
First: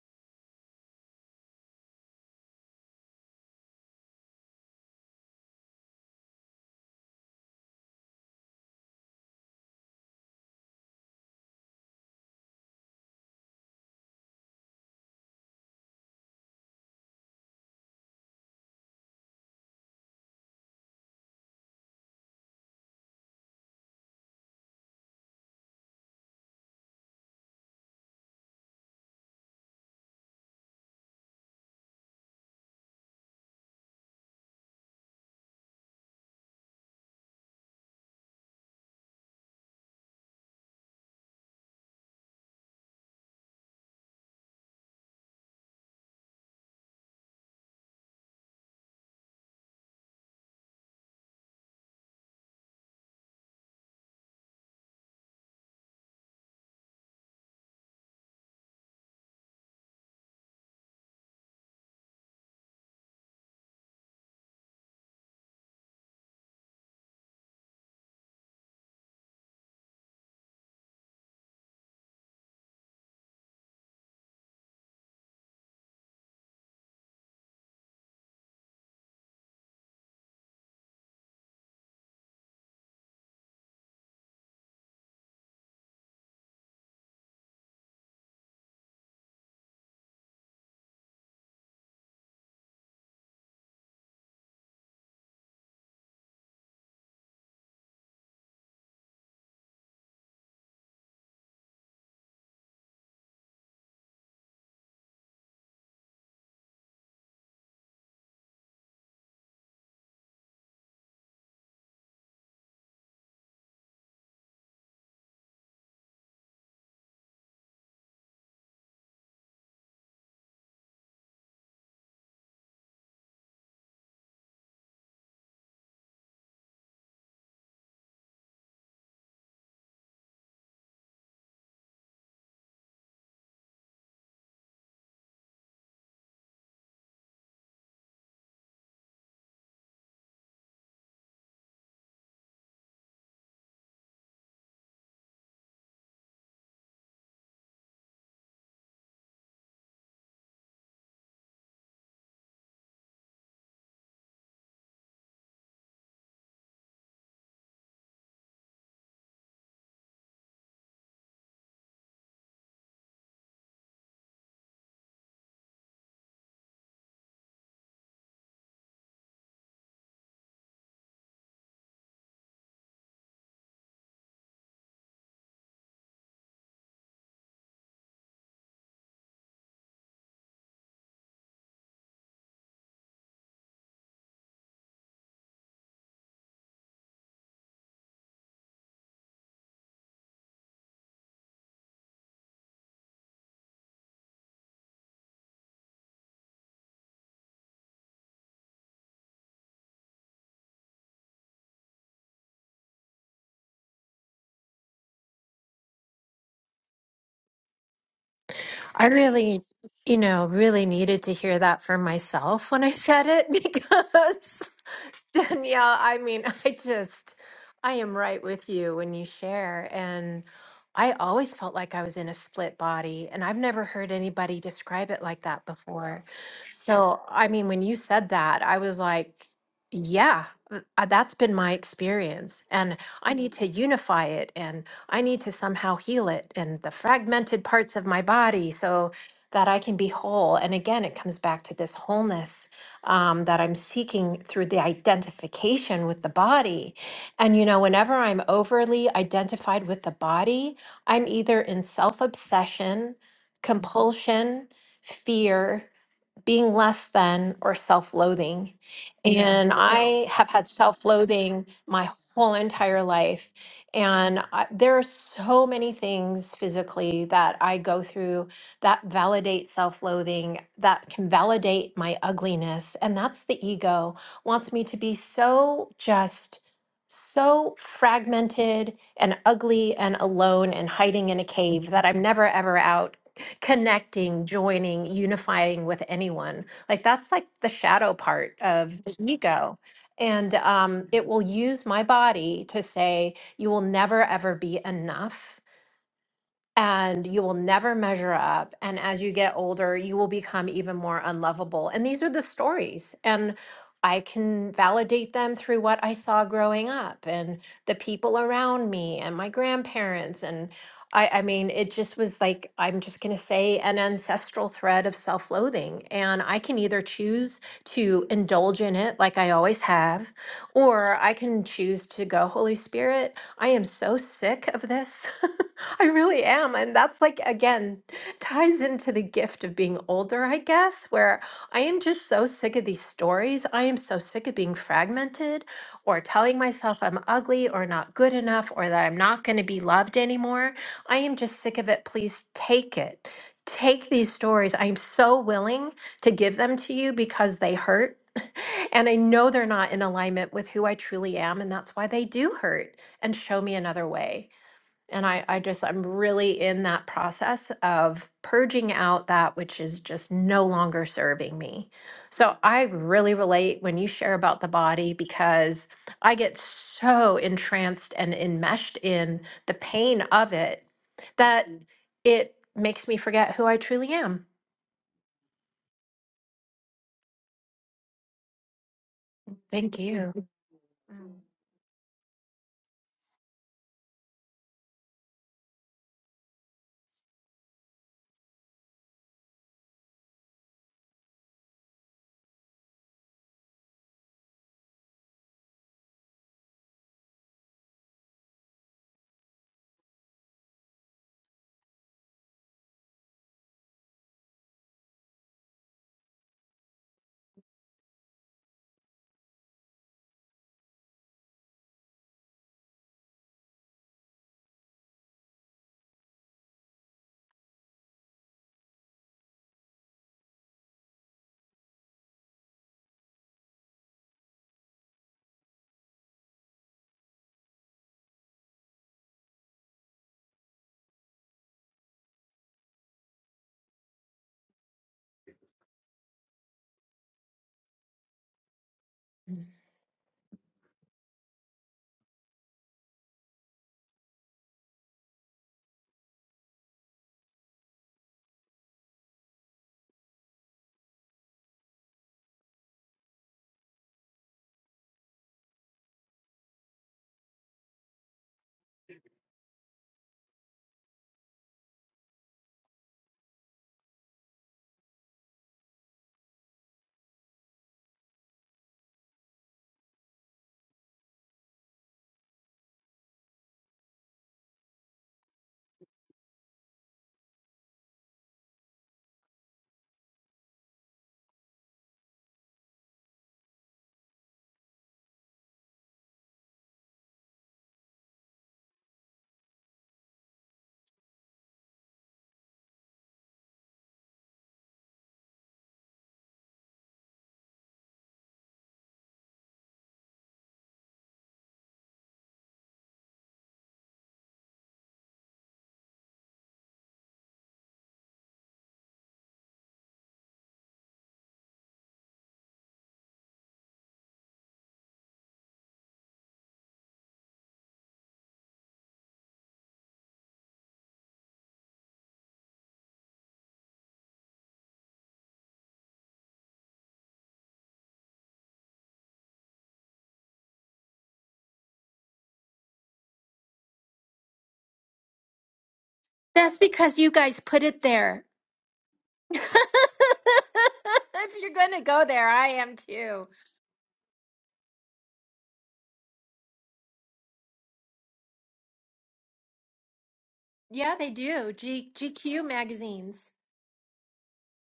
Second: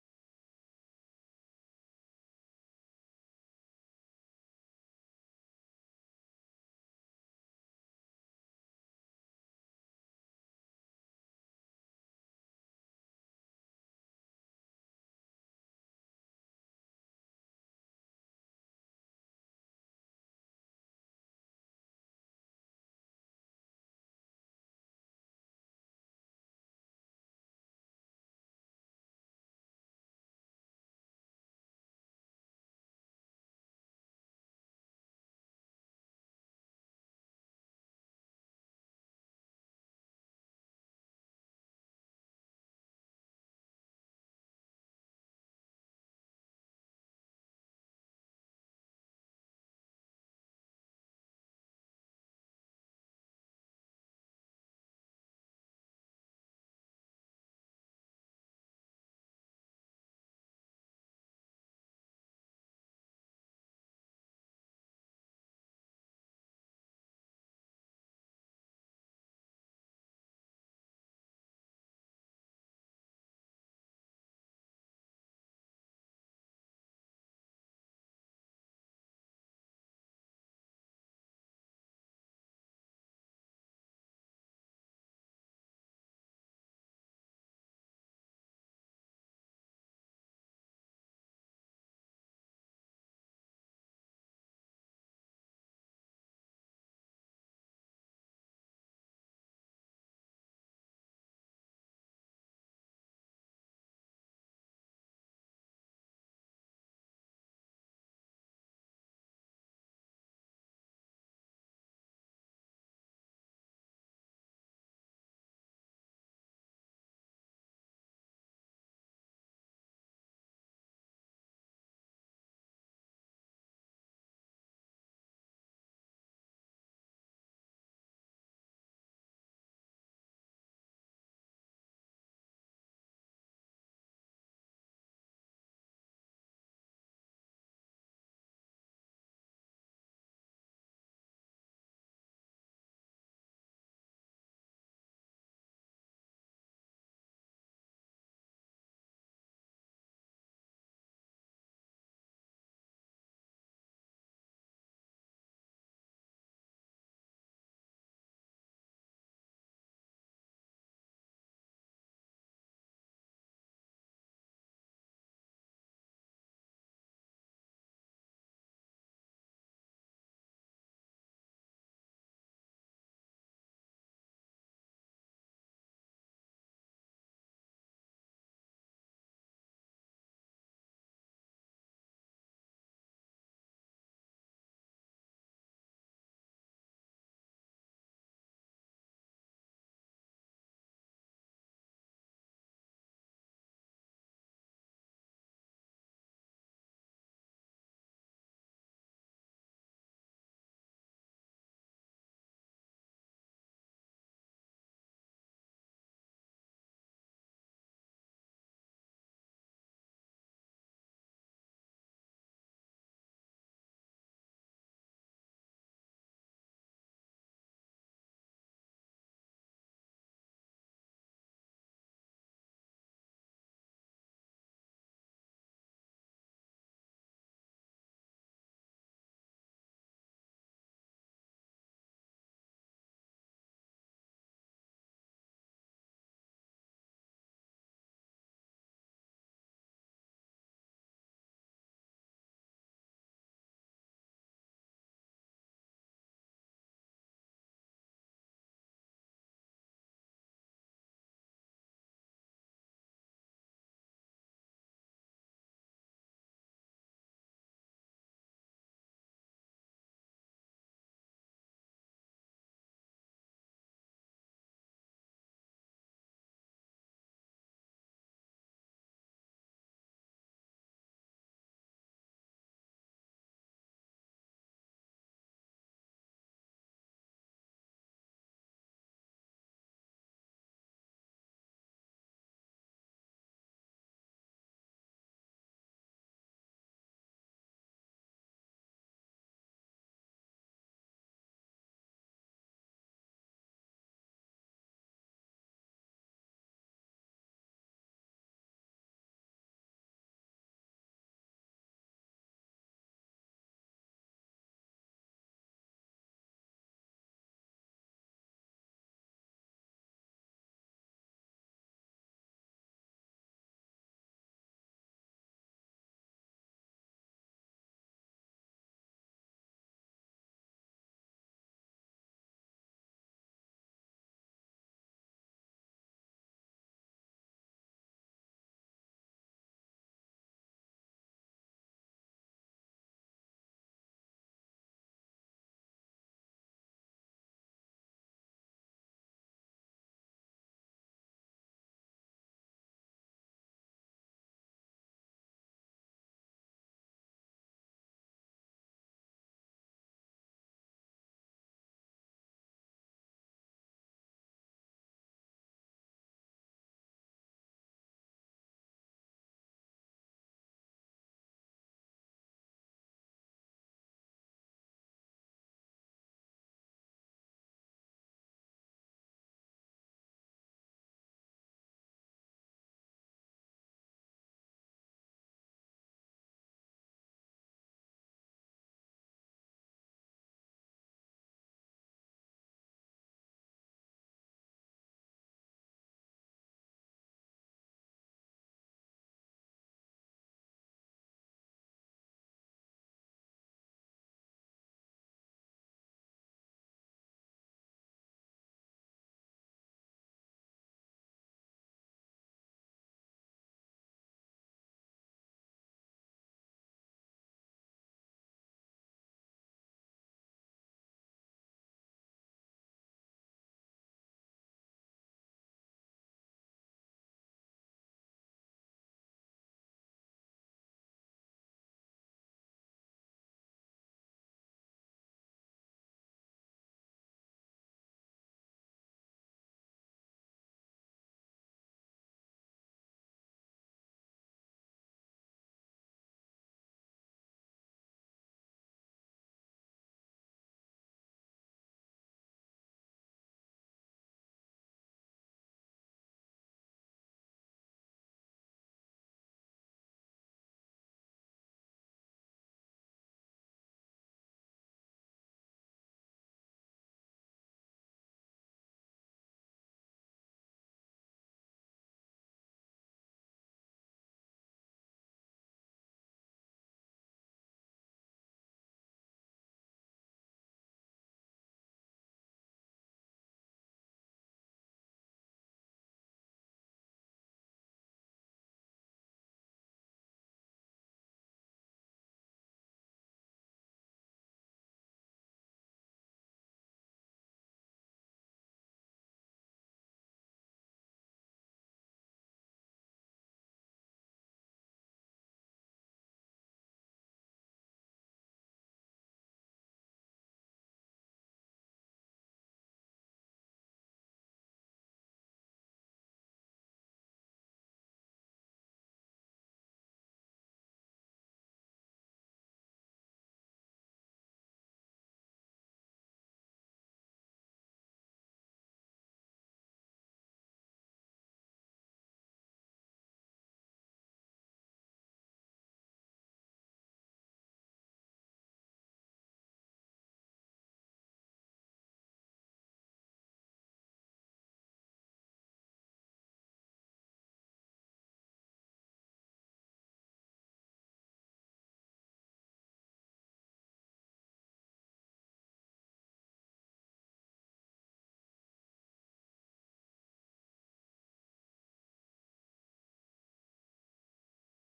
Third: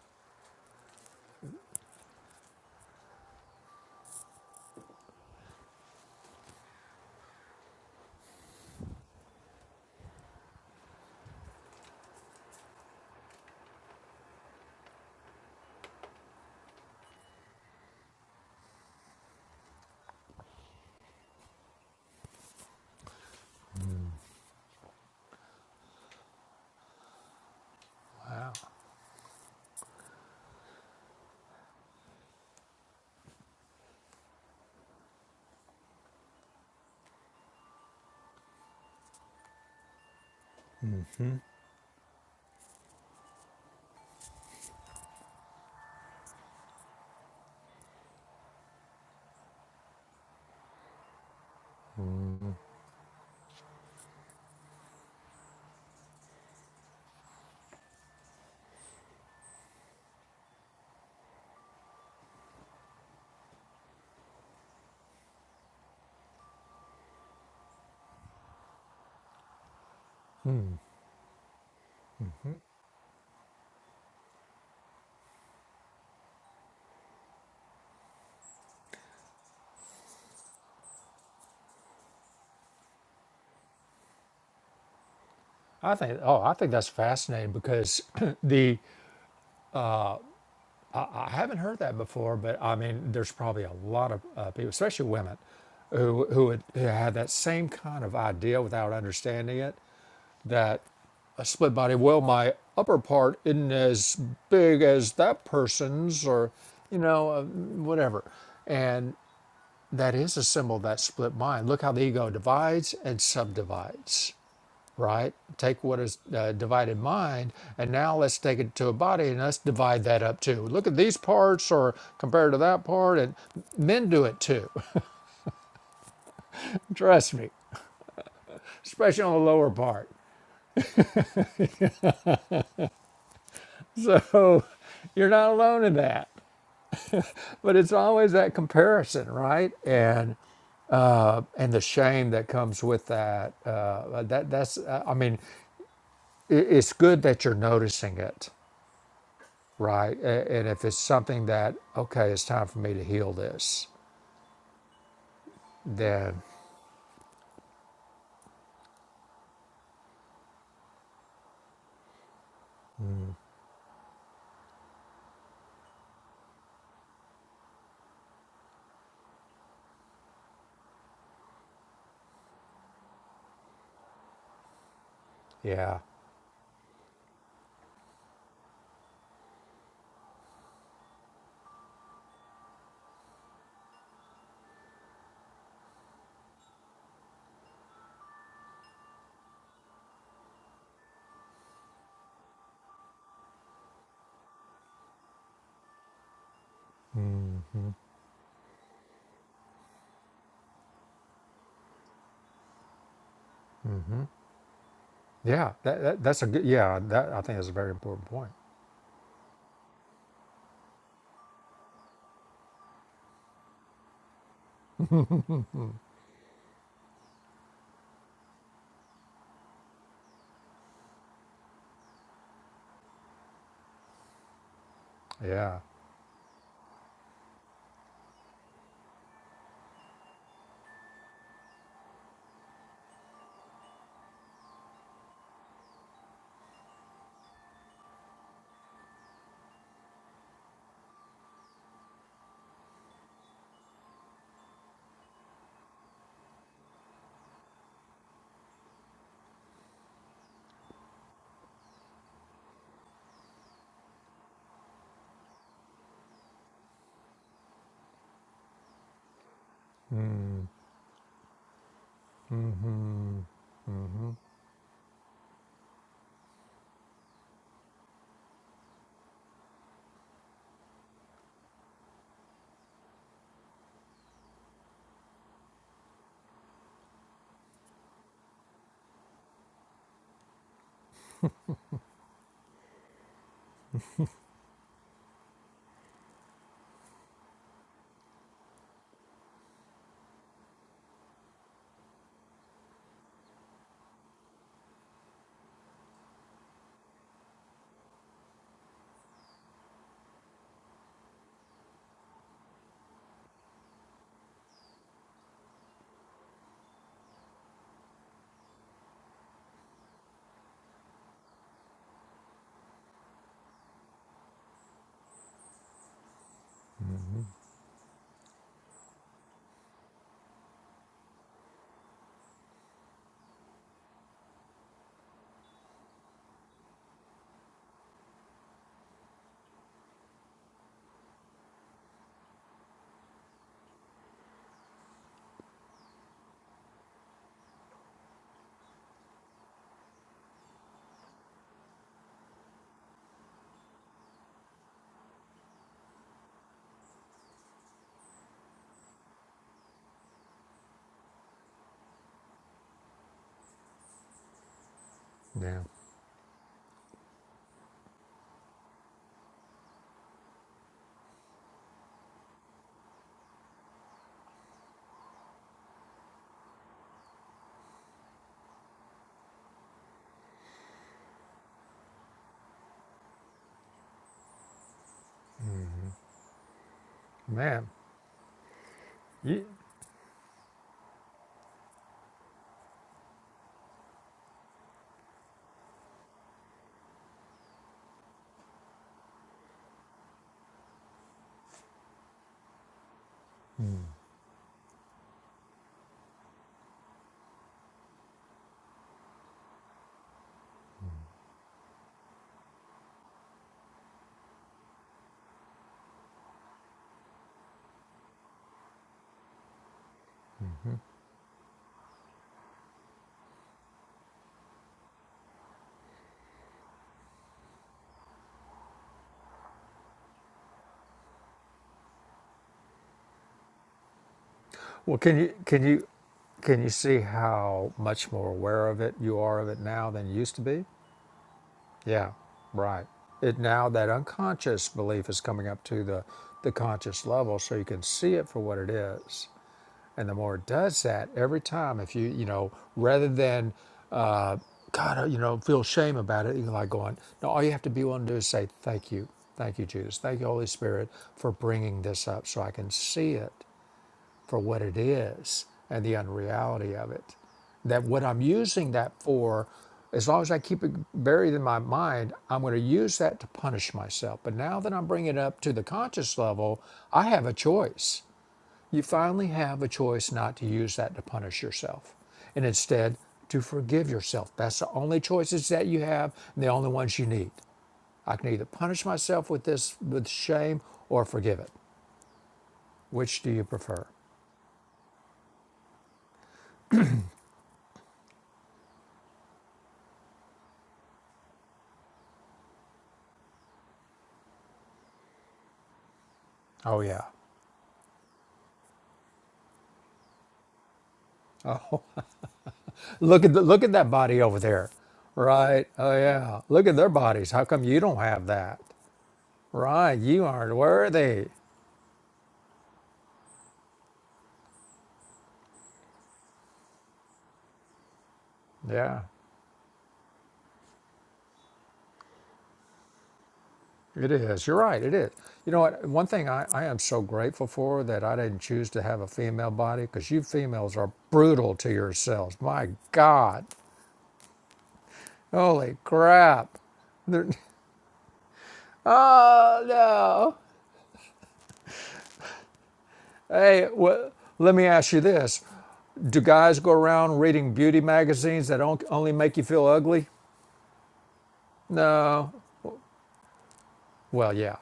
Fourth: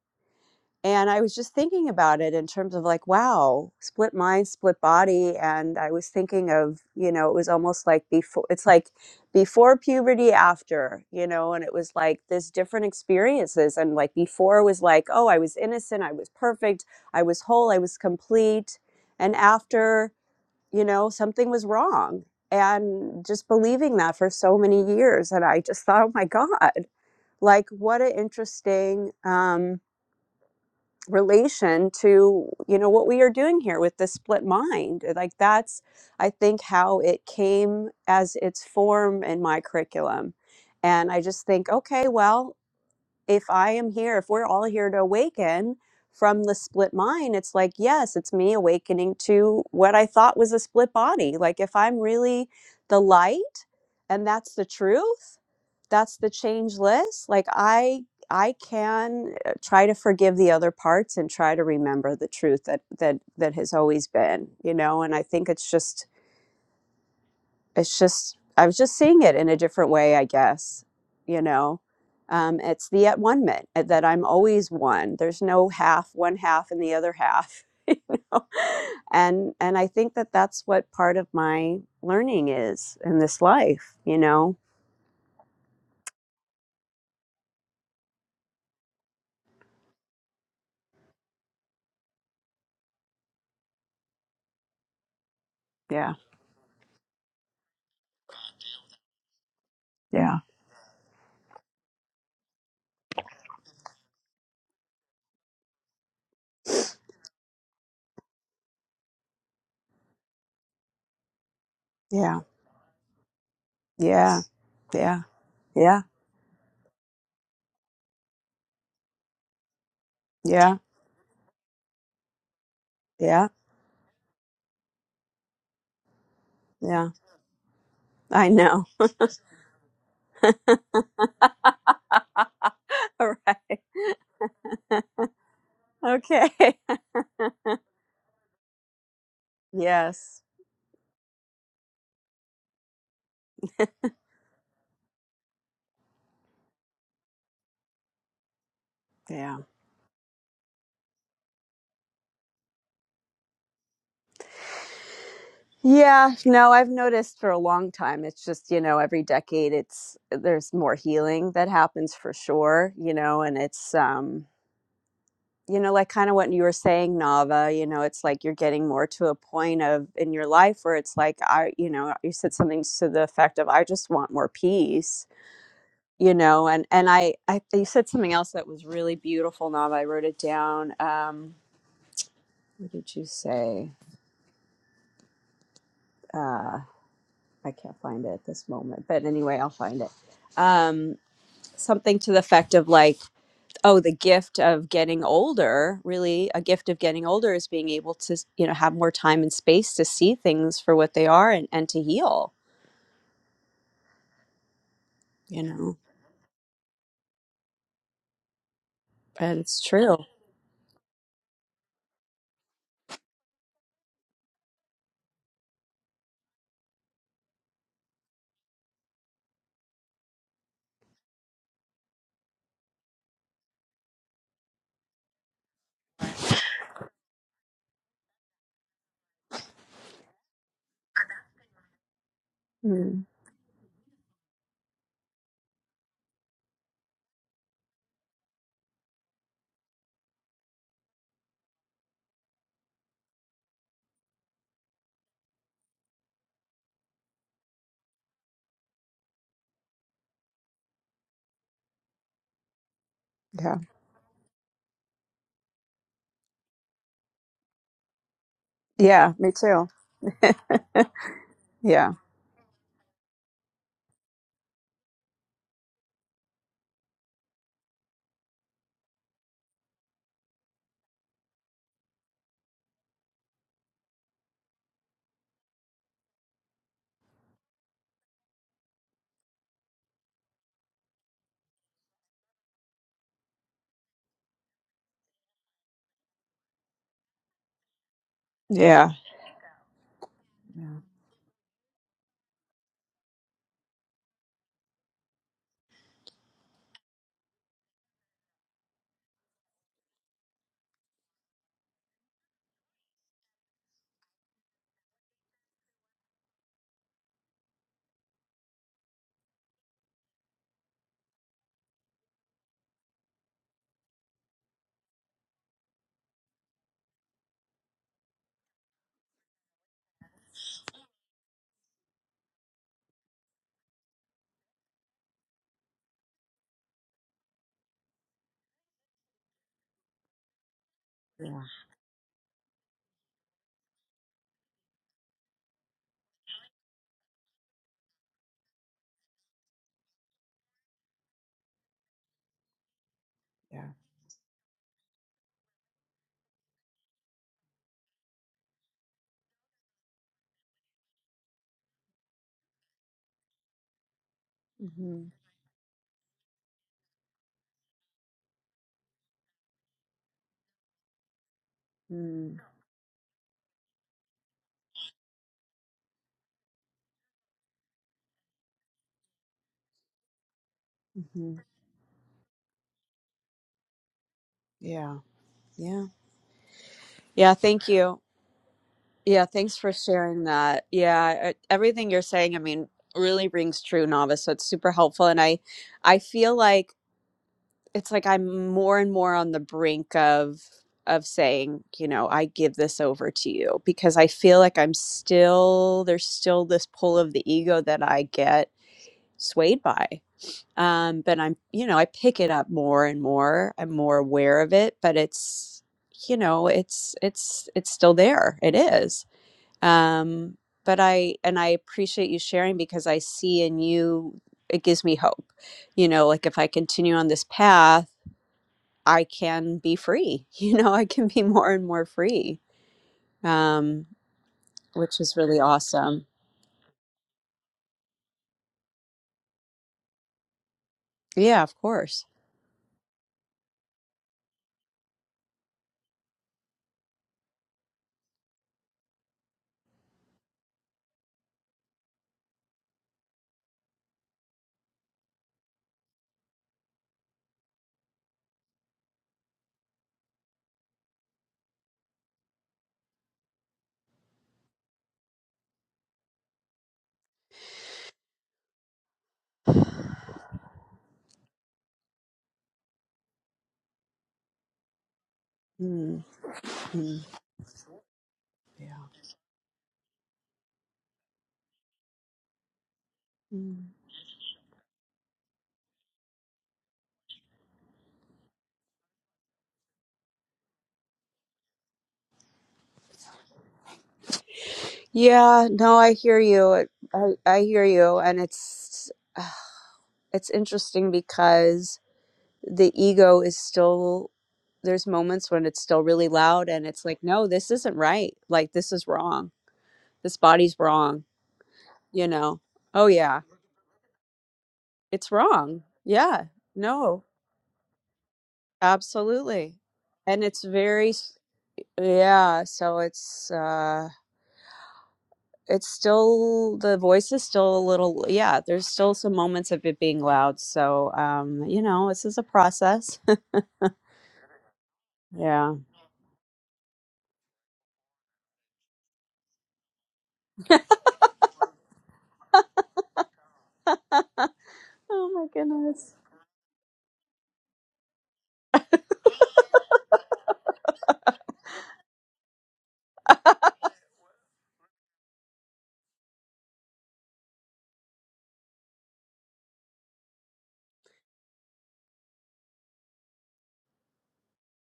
Speaker 3: and I was just thinking about it in terms of like, wow, split mind, split body. And I was thinking of, you know, it was almost like before, it's like before puberty, after, you know, and it was like this different experiences. And like before was like, oh, I was innocent, I was perfect, I was whole, I was complete. And after, you know, something was wrong. And just believing that for so many years. And I just thought, oh my God, like what an
Speaker 1: wow.
Speaker 3: interesting, um, relation to you know what we are doing here with the split mind uh, like that's i think how it came as its form in my curriculum and i just think okay well if I am here, if we're all here to awaken from the split mind, it's like, yes, it's me awakening to what I thought was a split body. Like, if I'm really the light and that's the truth, that's the changeless, like, I. I can uh, try to forgive the other parts and try to remember the truth that that that has always been, you know, and I think it's just it's just I was just seeing it in a different way, I guess. You know, um, it's the at one minute uh, that I'm always one. There's no half, one half, and the other half. and and I think that that's what part of my learning is in this life. You know,
Speaker 1: I think. Oh, I think that's fascinating because the I, I haven't heard that before, but I mean, there's probably a lot of uh, people, especially women,
Speaker 3: yeah,
Speaker 1: who who had, who had that same kind of idea without understanding it.
Speaker 3: yeah,
Speaker 1: That a split body. Well, my upper part isn't as big as that person's, or you know, uh, whatever. That is a symbol of that split mind. Look how the ego
Speaker 3: yeah,
Speaker 1: divides and subdivides,
Speaker 3: yeah, yeah,
Speaker 1: right? Take what
Speaker 3: yeah,
Speaker 1: is uh, divided mind, and now let's take it to a body and let's divide that up too.
Speaker 3: yeah,
Speaker 1: Look at these parts or compared to that part, and
Speaker 3: yeah,
Speaker 1: men do it too.
Speaker 3: yeah.
Speaker 1: Trust me,
Speaker 3: I know.
Speaker 1: especially on the lower part.
Speaker 3: All right.
Speaker 1: So you're not alone in that.
Speaker 3: Okay.
Speaker 1: But it's always that comparison, right? And
Speaker 3: yes.
Speaker 1: and the shame that comes with that. Uh, that that's. Uh, I mean, it, it's good that you're noticing it
Speaker 3: Yeah.
Speaker 1: right? And if it's something that, okay, it's time for me to heal this,
Speaker 3: Yeah,
Speaker 1: then
Speaker 3: no, I've noticed for a long time. It's just, you know, every decade it's uh, there's more healing that happens for sure, you know, and it's um, you know, like kind of what you were saying, Nava, you know, it's like you're getting more to a point of in your life where it's like I, you know, uh, you said something to the effect of I just want more peace,
Speaker 1: yeah,
Speaker 3: you know, and and I I you said something else that was really beautiful, Nava. I wrote it down. Um, what did you say? Uh, I can't find it at this moment, but anyway, I'll find it. Um, something to the effect of like, oh, the gift of getting older, really, a gift of getting older is being able to, you know, have more time and space to see things for what they are and, and to heal, you
Speaker 1: yeah,
Speaker 3: know,
Speaker 1: that, that, that's a good, yeah, that, I think that's a very important point.
Speaker 2: I
Speaker 3: and
Speaker 2: really,
Speaker 3: it's true.
Speaker 2: you know, really needed to hear that for myself when I said it because Danielle, I mean, I just, I am right with you when you share. And I always felt like I was in a split body, and I've never heard anybody describe it like that
Speaker 1: Yeah,
Speaker 2: before. So, I mean, when you said that, I was like, yeah, th- uh, that's been my experience. And
Speaker 3: Mm,
Speaker 2: I need to unify it and I need to somehow heal it and the fragmented parts of my body so that I can be whole. And again, it comes back to this wholeness um, that I'm seeking through the identification with the body. And, you know, whenever I'm overly identified with the body, I'm either in self obsession,
Speaker 3: yeah.
Speaker 2: compulsion, fear being less than or self-loathing
Speaker 3: Yeah.
Speaker 2: Yeah.
Speaker 3: Me
Speaker 2: and Yeah.
Speaker 3: too.
Speaker 2: i have had self-loathing my
Speaker 3: Yeah.
Speaker 2: whole entire life and I, there are so many things physically that i go through that validate self-loathing that can validate my ugliness and that's the ego wants me to be so just so fragmented and ugly and alone and hiding in a cave that i'm never ever out connecting, joining, unifying with anyone. Like that's like the shadow part of
Speaker 3: Yeah.
Speaker 2: the ego. And
Speaker 3: Yeah,
Speaker 2: um, it will use my body to say, you will never ever be enough and you will never measure up. And as you get older, you will become even more unlovable. And these are the stories. And I can validate them through what I saw growing up and the people around me and my grandparents. And I, I mean, it just was like, I'm just going to say an ancestral thread of self loathing. And I can either choose to indulge in it like I always have, or I can choose to go, Holy Spirit, I am so sick of this. I really am. And that's like, again, ties into the gift of being older, I guess, where
Speaker 3: yeah,
Speaker 2: I am just so sick of these stories. I am so sick of being fragmented or telling myself I'm ugly or not good enough or that I'm not going to be loved anymore. I am just sick of it. Please take it.
Speaker 3: yeah,
Speaker 2: Take these stories. I'm so willing to give them to you because they hurt. And I know they're not in alignment with who I truly am. And that's why they do hurt and show me another way. And I, I
Speaker 1: yeah,
Speaker 2: just, I'm really in that process of purging out that which is just no longer serving me.
Speaker 3: Mm-hmm.
Speaker 2: So I really relate when you share about the body because I get so entranced and enmeshed in the pain of it
Speaker 3: Mm-hmm.
Speaker 2: that it makes me forget who I truly am.
Speaker 3: yeah. Yeah. Yeah. Thank
Speaker 1: man.
Speaker 3: you. Yeah,
Speaker 1: You,
Speaker 3: thanks for sharing that. Yeah, e- everything you're saying, I mean, really rings true, novice. So it's super helpful. And I I feel like it's like I'm more and more on the brink of of saying, you know, I give this over to you because I feel like I'm still there's still this pull of the ego that I get swayed by. Um, but I'm, you know, I pick it up more and more. I'm more aware of it, but it's, you know, it's it's it's still there. It is um but i and i appreciate you sharing because i see in you it gives me hope you know like if i continue on this path i can be free you know i can be more and more free um
Speaker 1: well,
Speaker 3: which is
Speaker 1: can you,
Speaker 3: really
Speaker 1: can you,
Speaker 3: awesome
Speaker 1: can you see how much more aware of it you are of it now than you used to be?
Speaker 3: yeah of course
Speaker 1: Yeah, right. It now that unconscious belief is coming up to the, the conscious level so you can see it for what it is
Speaker 2: Mm.
Speaker 1: And the more it does that, every time, if you, you know, rather than, uh, God, uh, you know, feel shame about it, you're like going, no, all you have to be willing to do is say, thank you. Thank you, Jesus. Thank you, Holy Spirit, for bringing this up so I can see it for what it is and the unreality of it. That what I'm using that for, as long as I keep it buried in my mind, I'm going to use that to punish myself. But now that I'm bringing it up to the
Speaker 3: Mm,
Speaker 1: conscious level, I
Speaker 3: mm,
Speaker 1: have a choice. You
Speaker 3: yeah
Speaker 1: finally have a choice not to use that to punish yourself and instead to
Speaker 3: Mm.
Speaker 1: forgive yourself. That's the only choices that you have and the only ones you need. I can either punish myself with this with shame or forgive it. Which do you prefer?
Speaker 3: yeah no i hear you It- i i hear you and it's it's interesting because the ego is still there's moments when it's still really loud and
Speaker 1: Oh
Speaker 3: it's like
Speaker 1: yeah.
Speaker 3: no this isn't right like this is wrong this body's wrong you know oh yeah
Speaker 1: Look at the, look at that body over there.
Speaker 3: it's wrong
Speaker 1: Right. Oh
Speaker 3: yeah
Speaker 1: yeah. Look at their
Speaker 3: no
Speaker 1: bodies. How come you don't have that?
Speaker 3: absolutely
Speaker 1: Right.
Speaker 3: and
Speaker 1: You
Speaker 3: it's
Speaker 1: aren't
Speaker 3: very s-
Speaker 1: worthy.
Speaker 3: yeah so it's uh it's still the voice is still a little yeah there's still
Speaker 1: Yeah.
Speaker 3: some moments of it being loud so um you know this is a process
Speaker 1: It is. You're right. It is. You
Speaker 3: yeah
Speaker 1: know what? One thing I, I am so grateful for that I didn't choose to have a female body because you females are brutal to yourselves. My God.
Speaker 3: oh my
Speaker 1: Holy
Speaker 3: goodness
Speaker 2: That's
Speaker 1: crap.
Speaker 2: because you
Speaker 1: They're,
Speaker 2: guys put it there. if
Speaker 1: oh, no.
Speaker 2: you're going to go there, I am too.
Speaker 1: Hey, well, let me ask you this. Do guys go around reading beauty magazines that don't only make you feel ugly?
Speaker 2: Yeah, they do. G-
Speaker 1: No.
Speaker 2: GQ magazines.
Speaker 1: Well, yeah.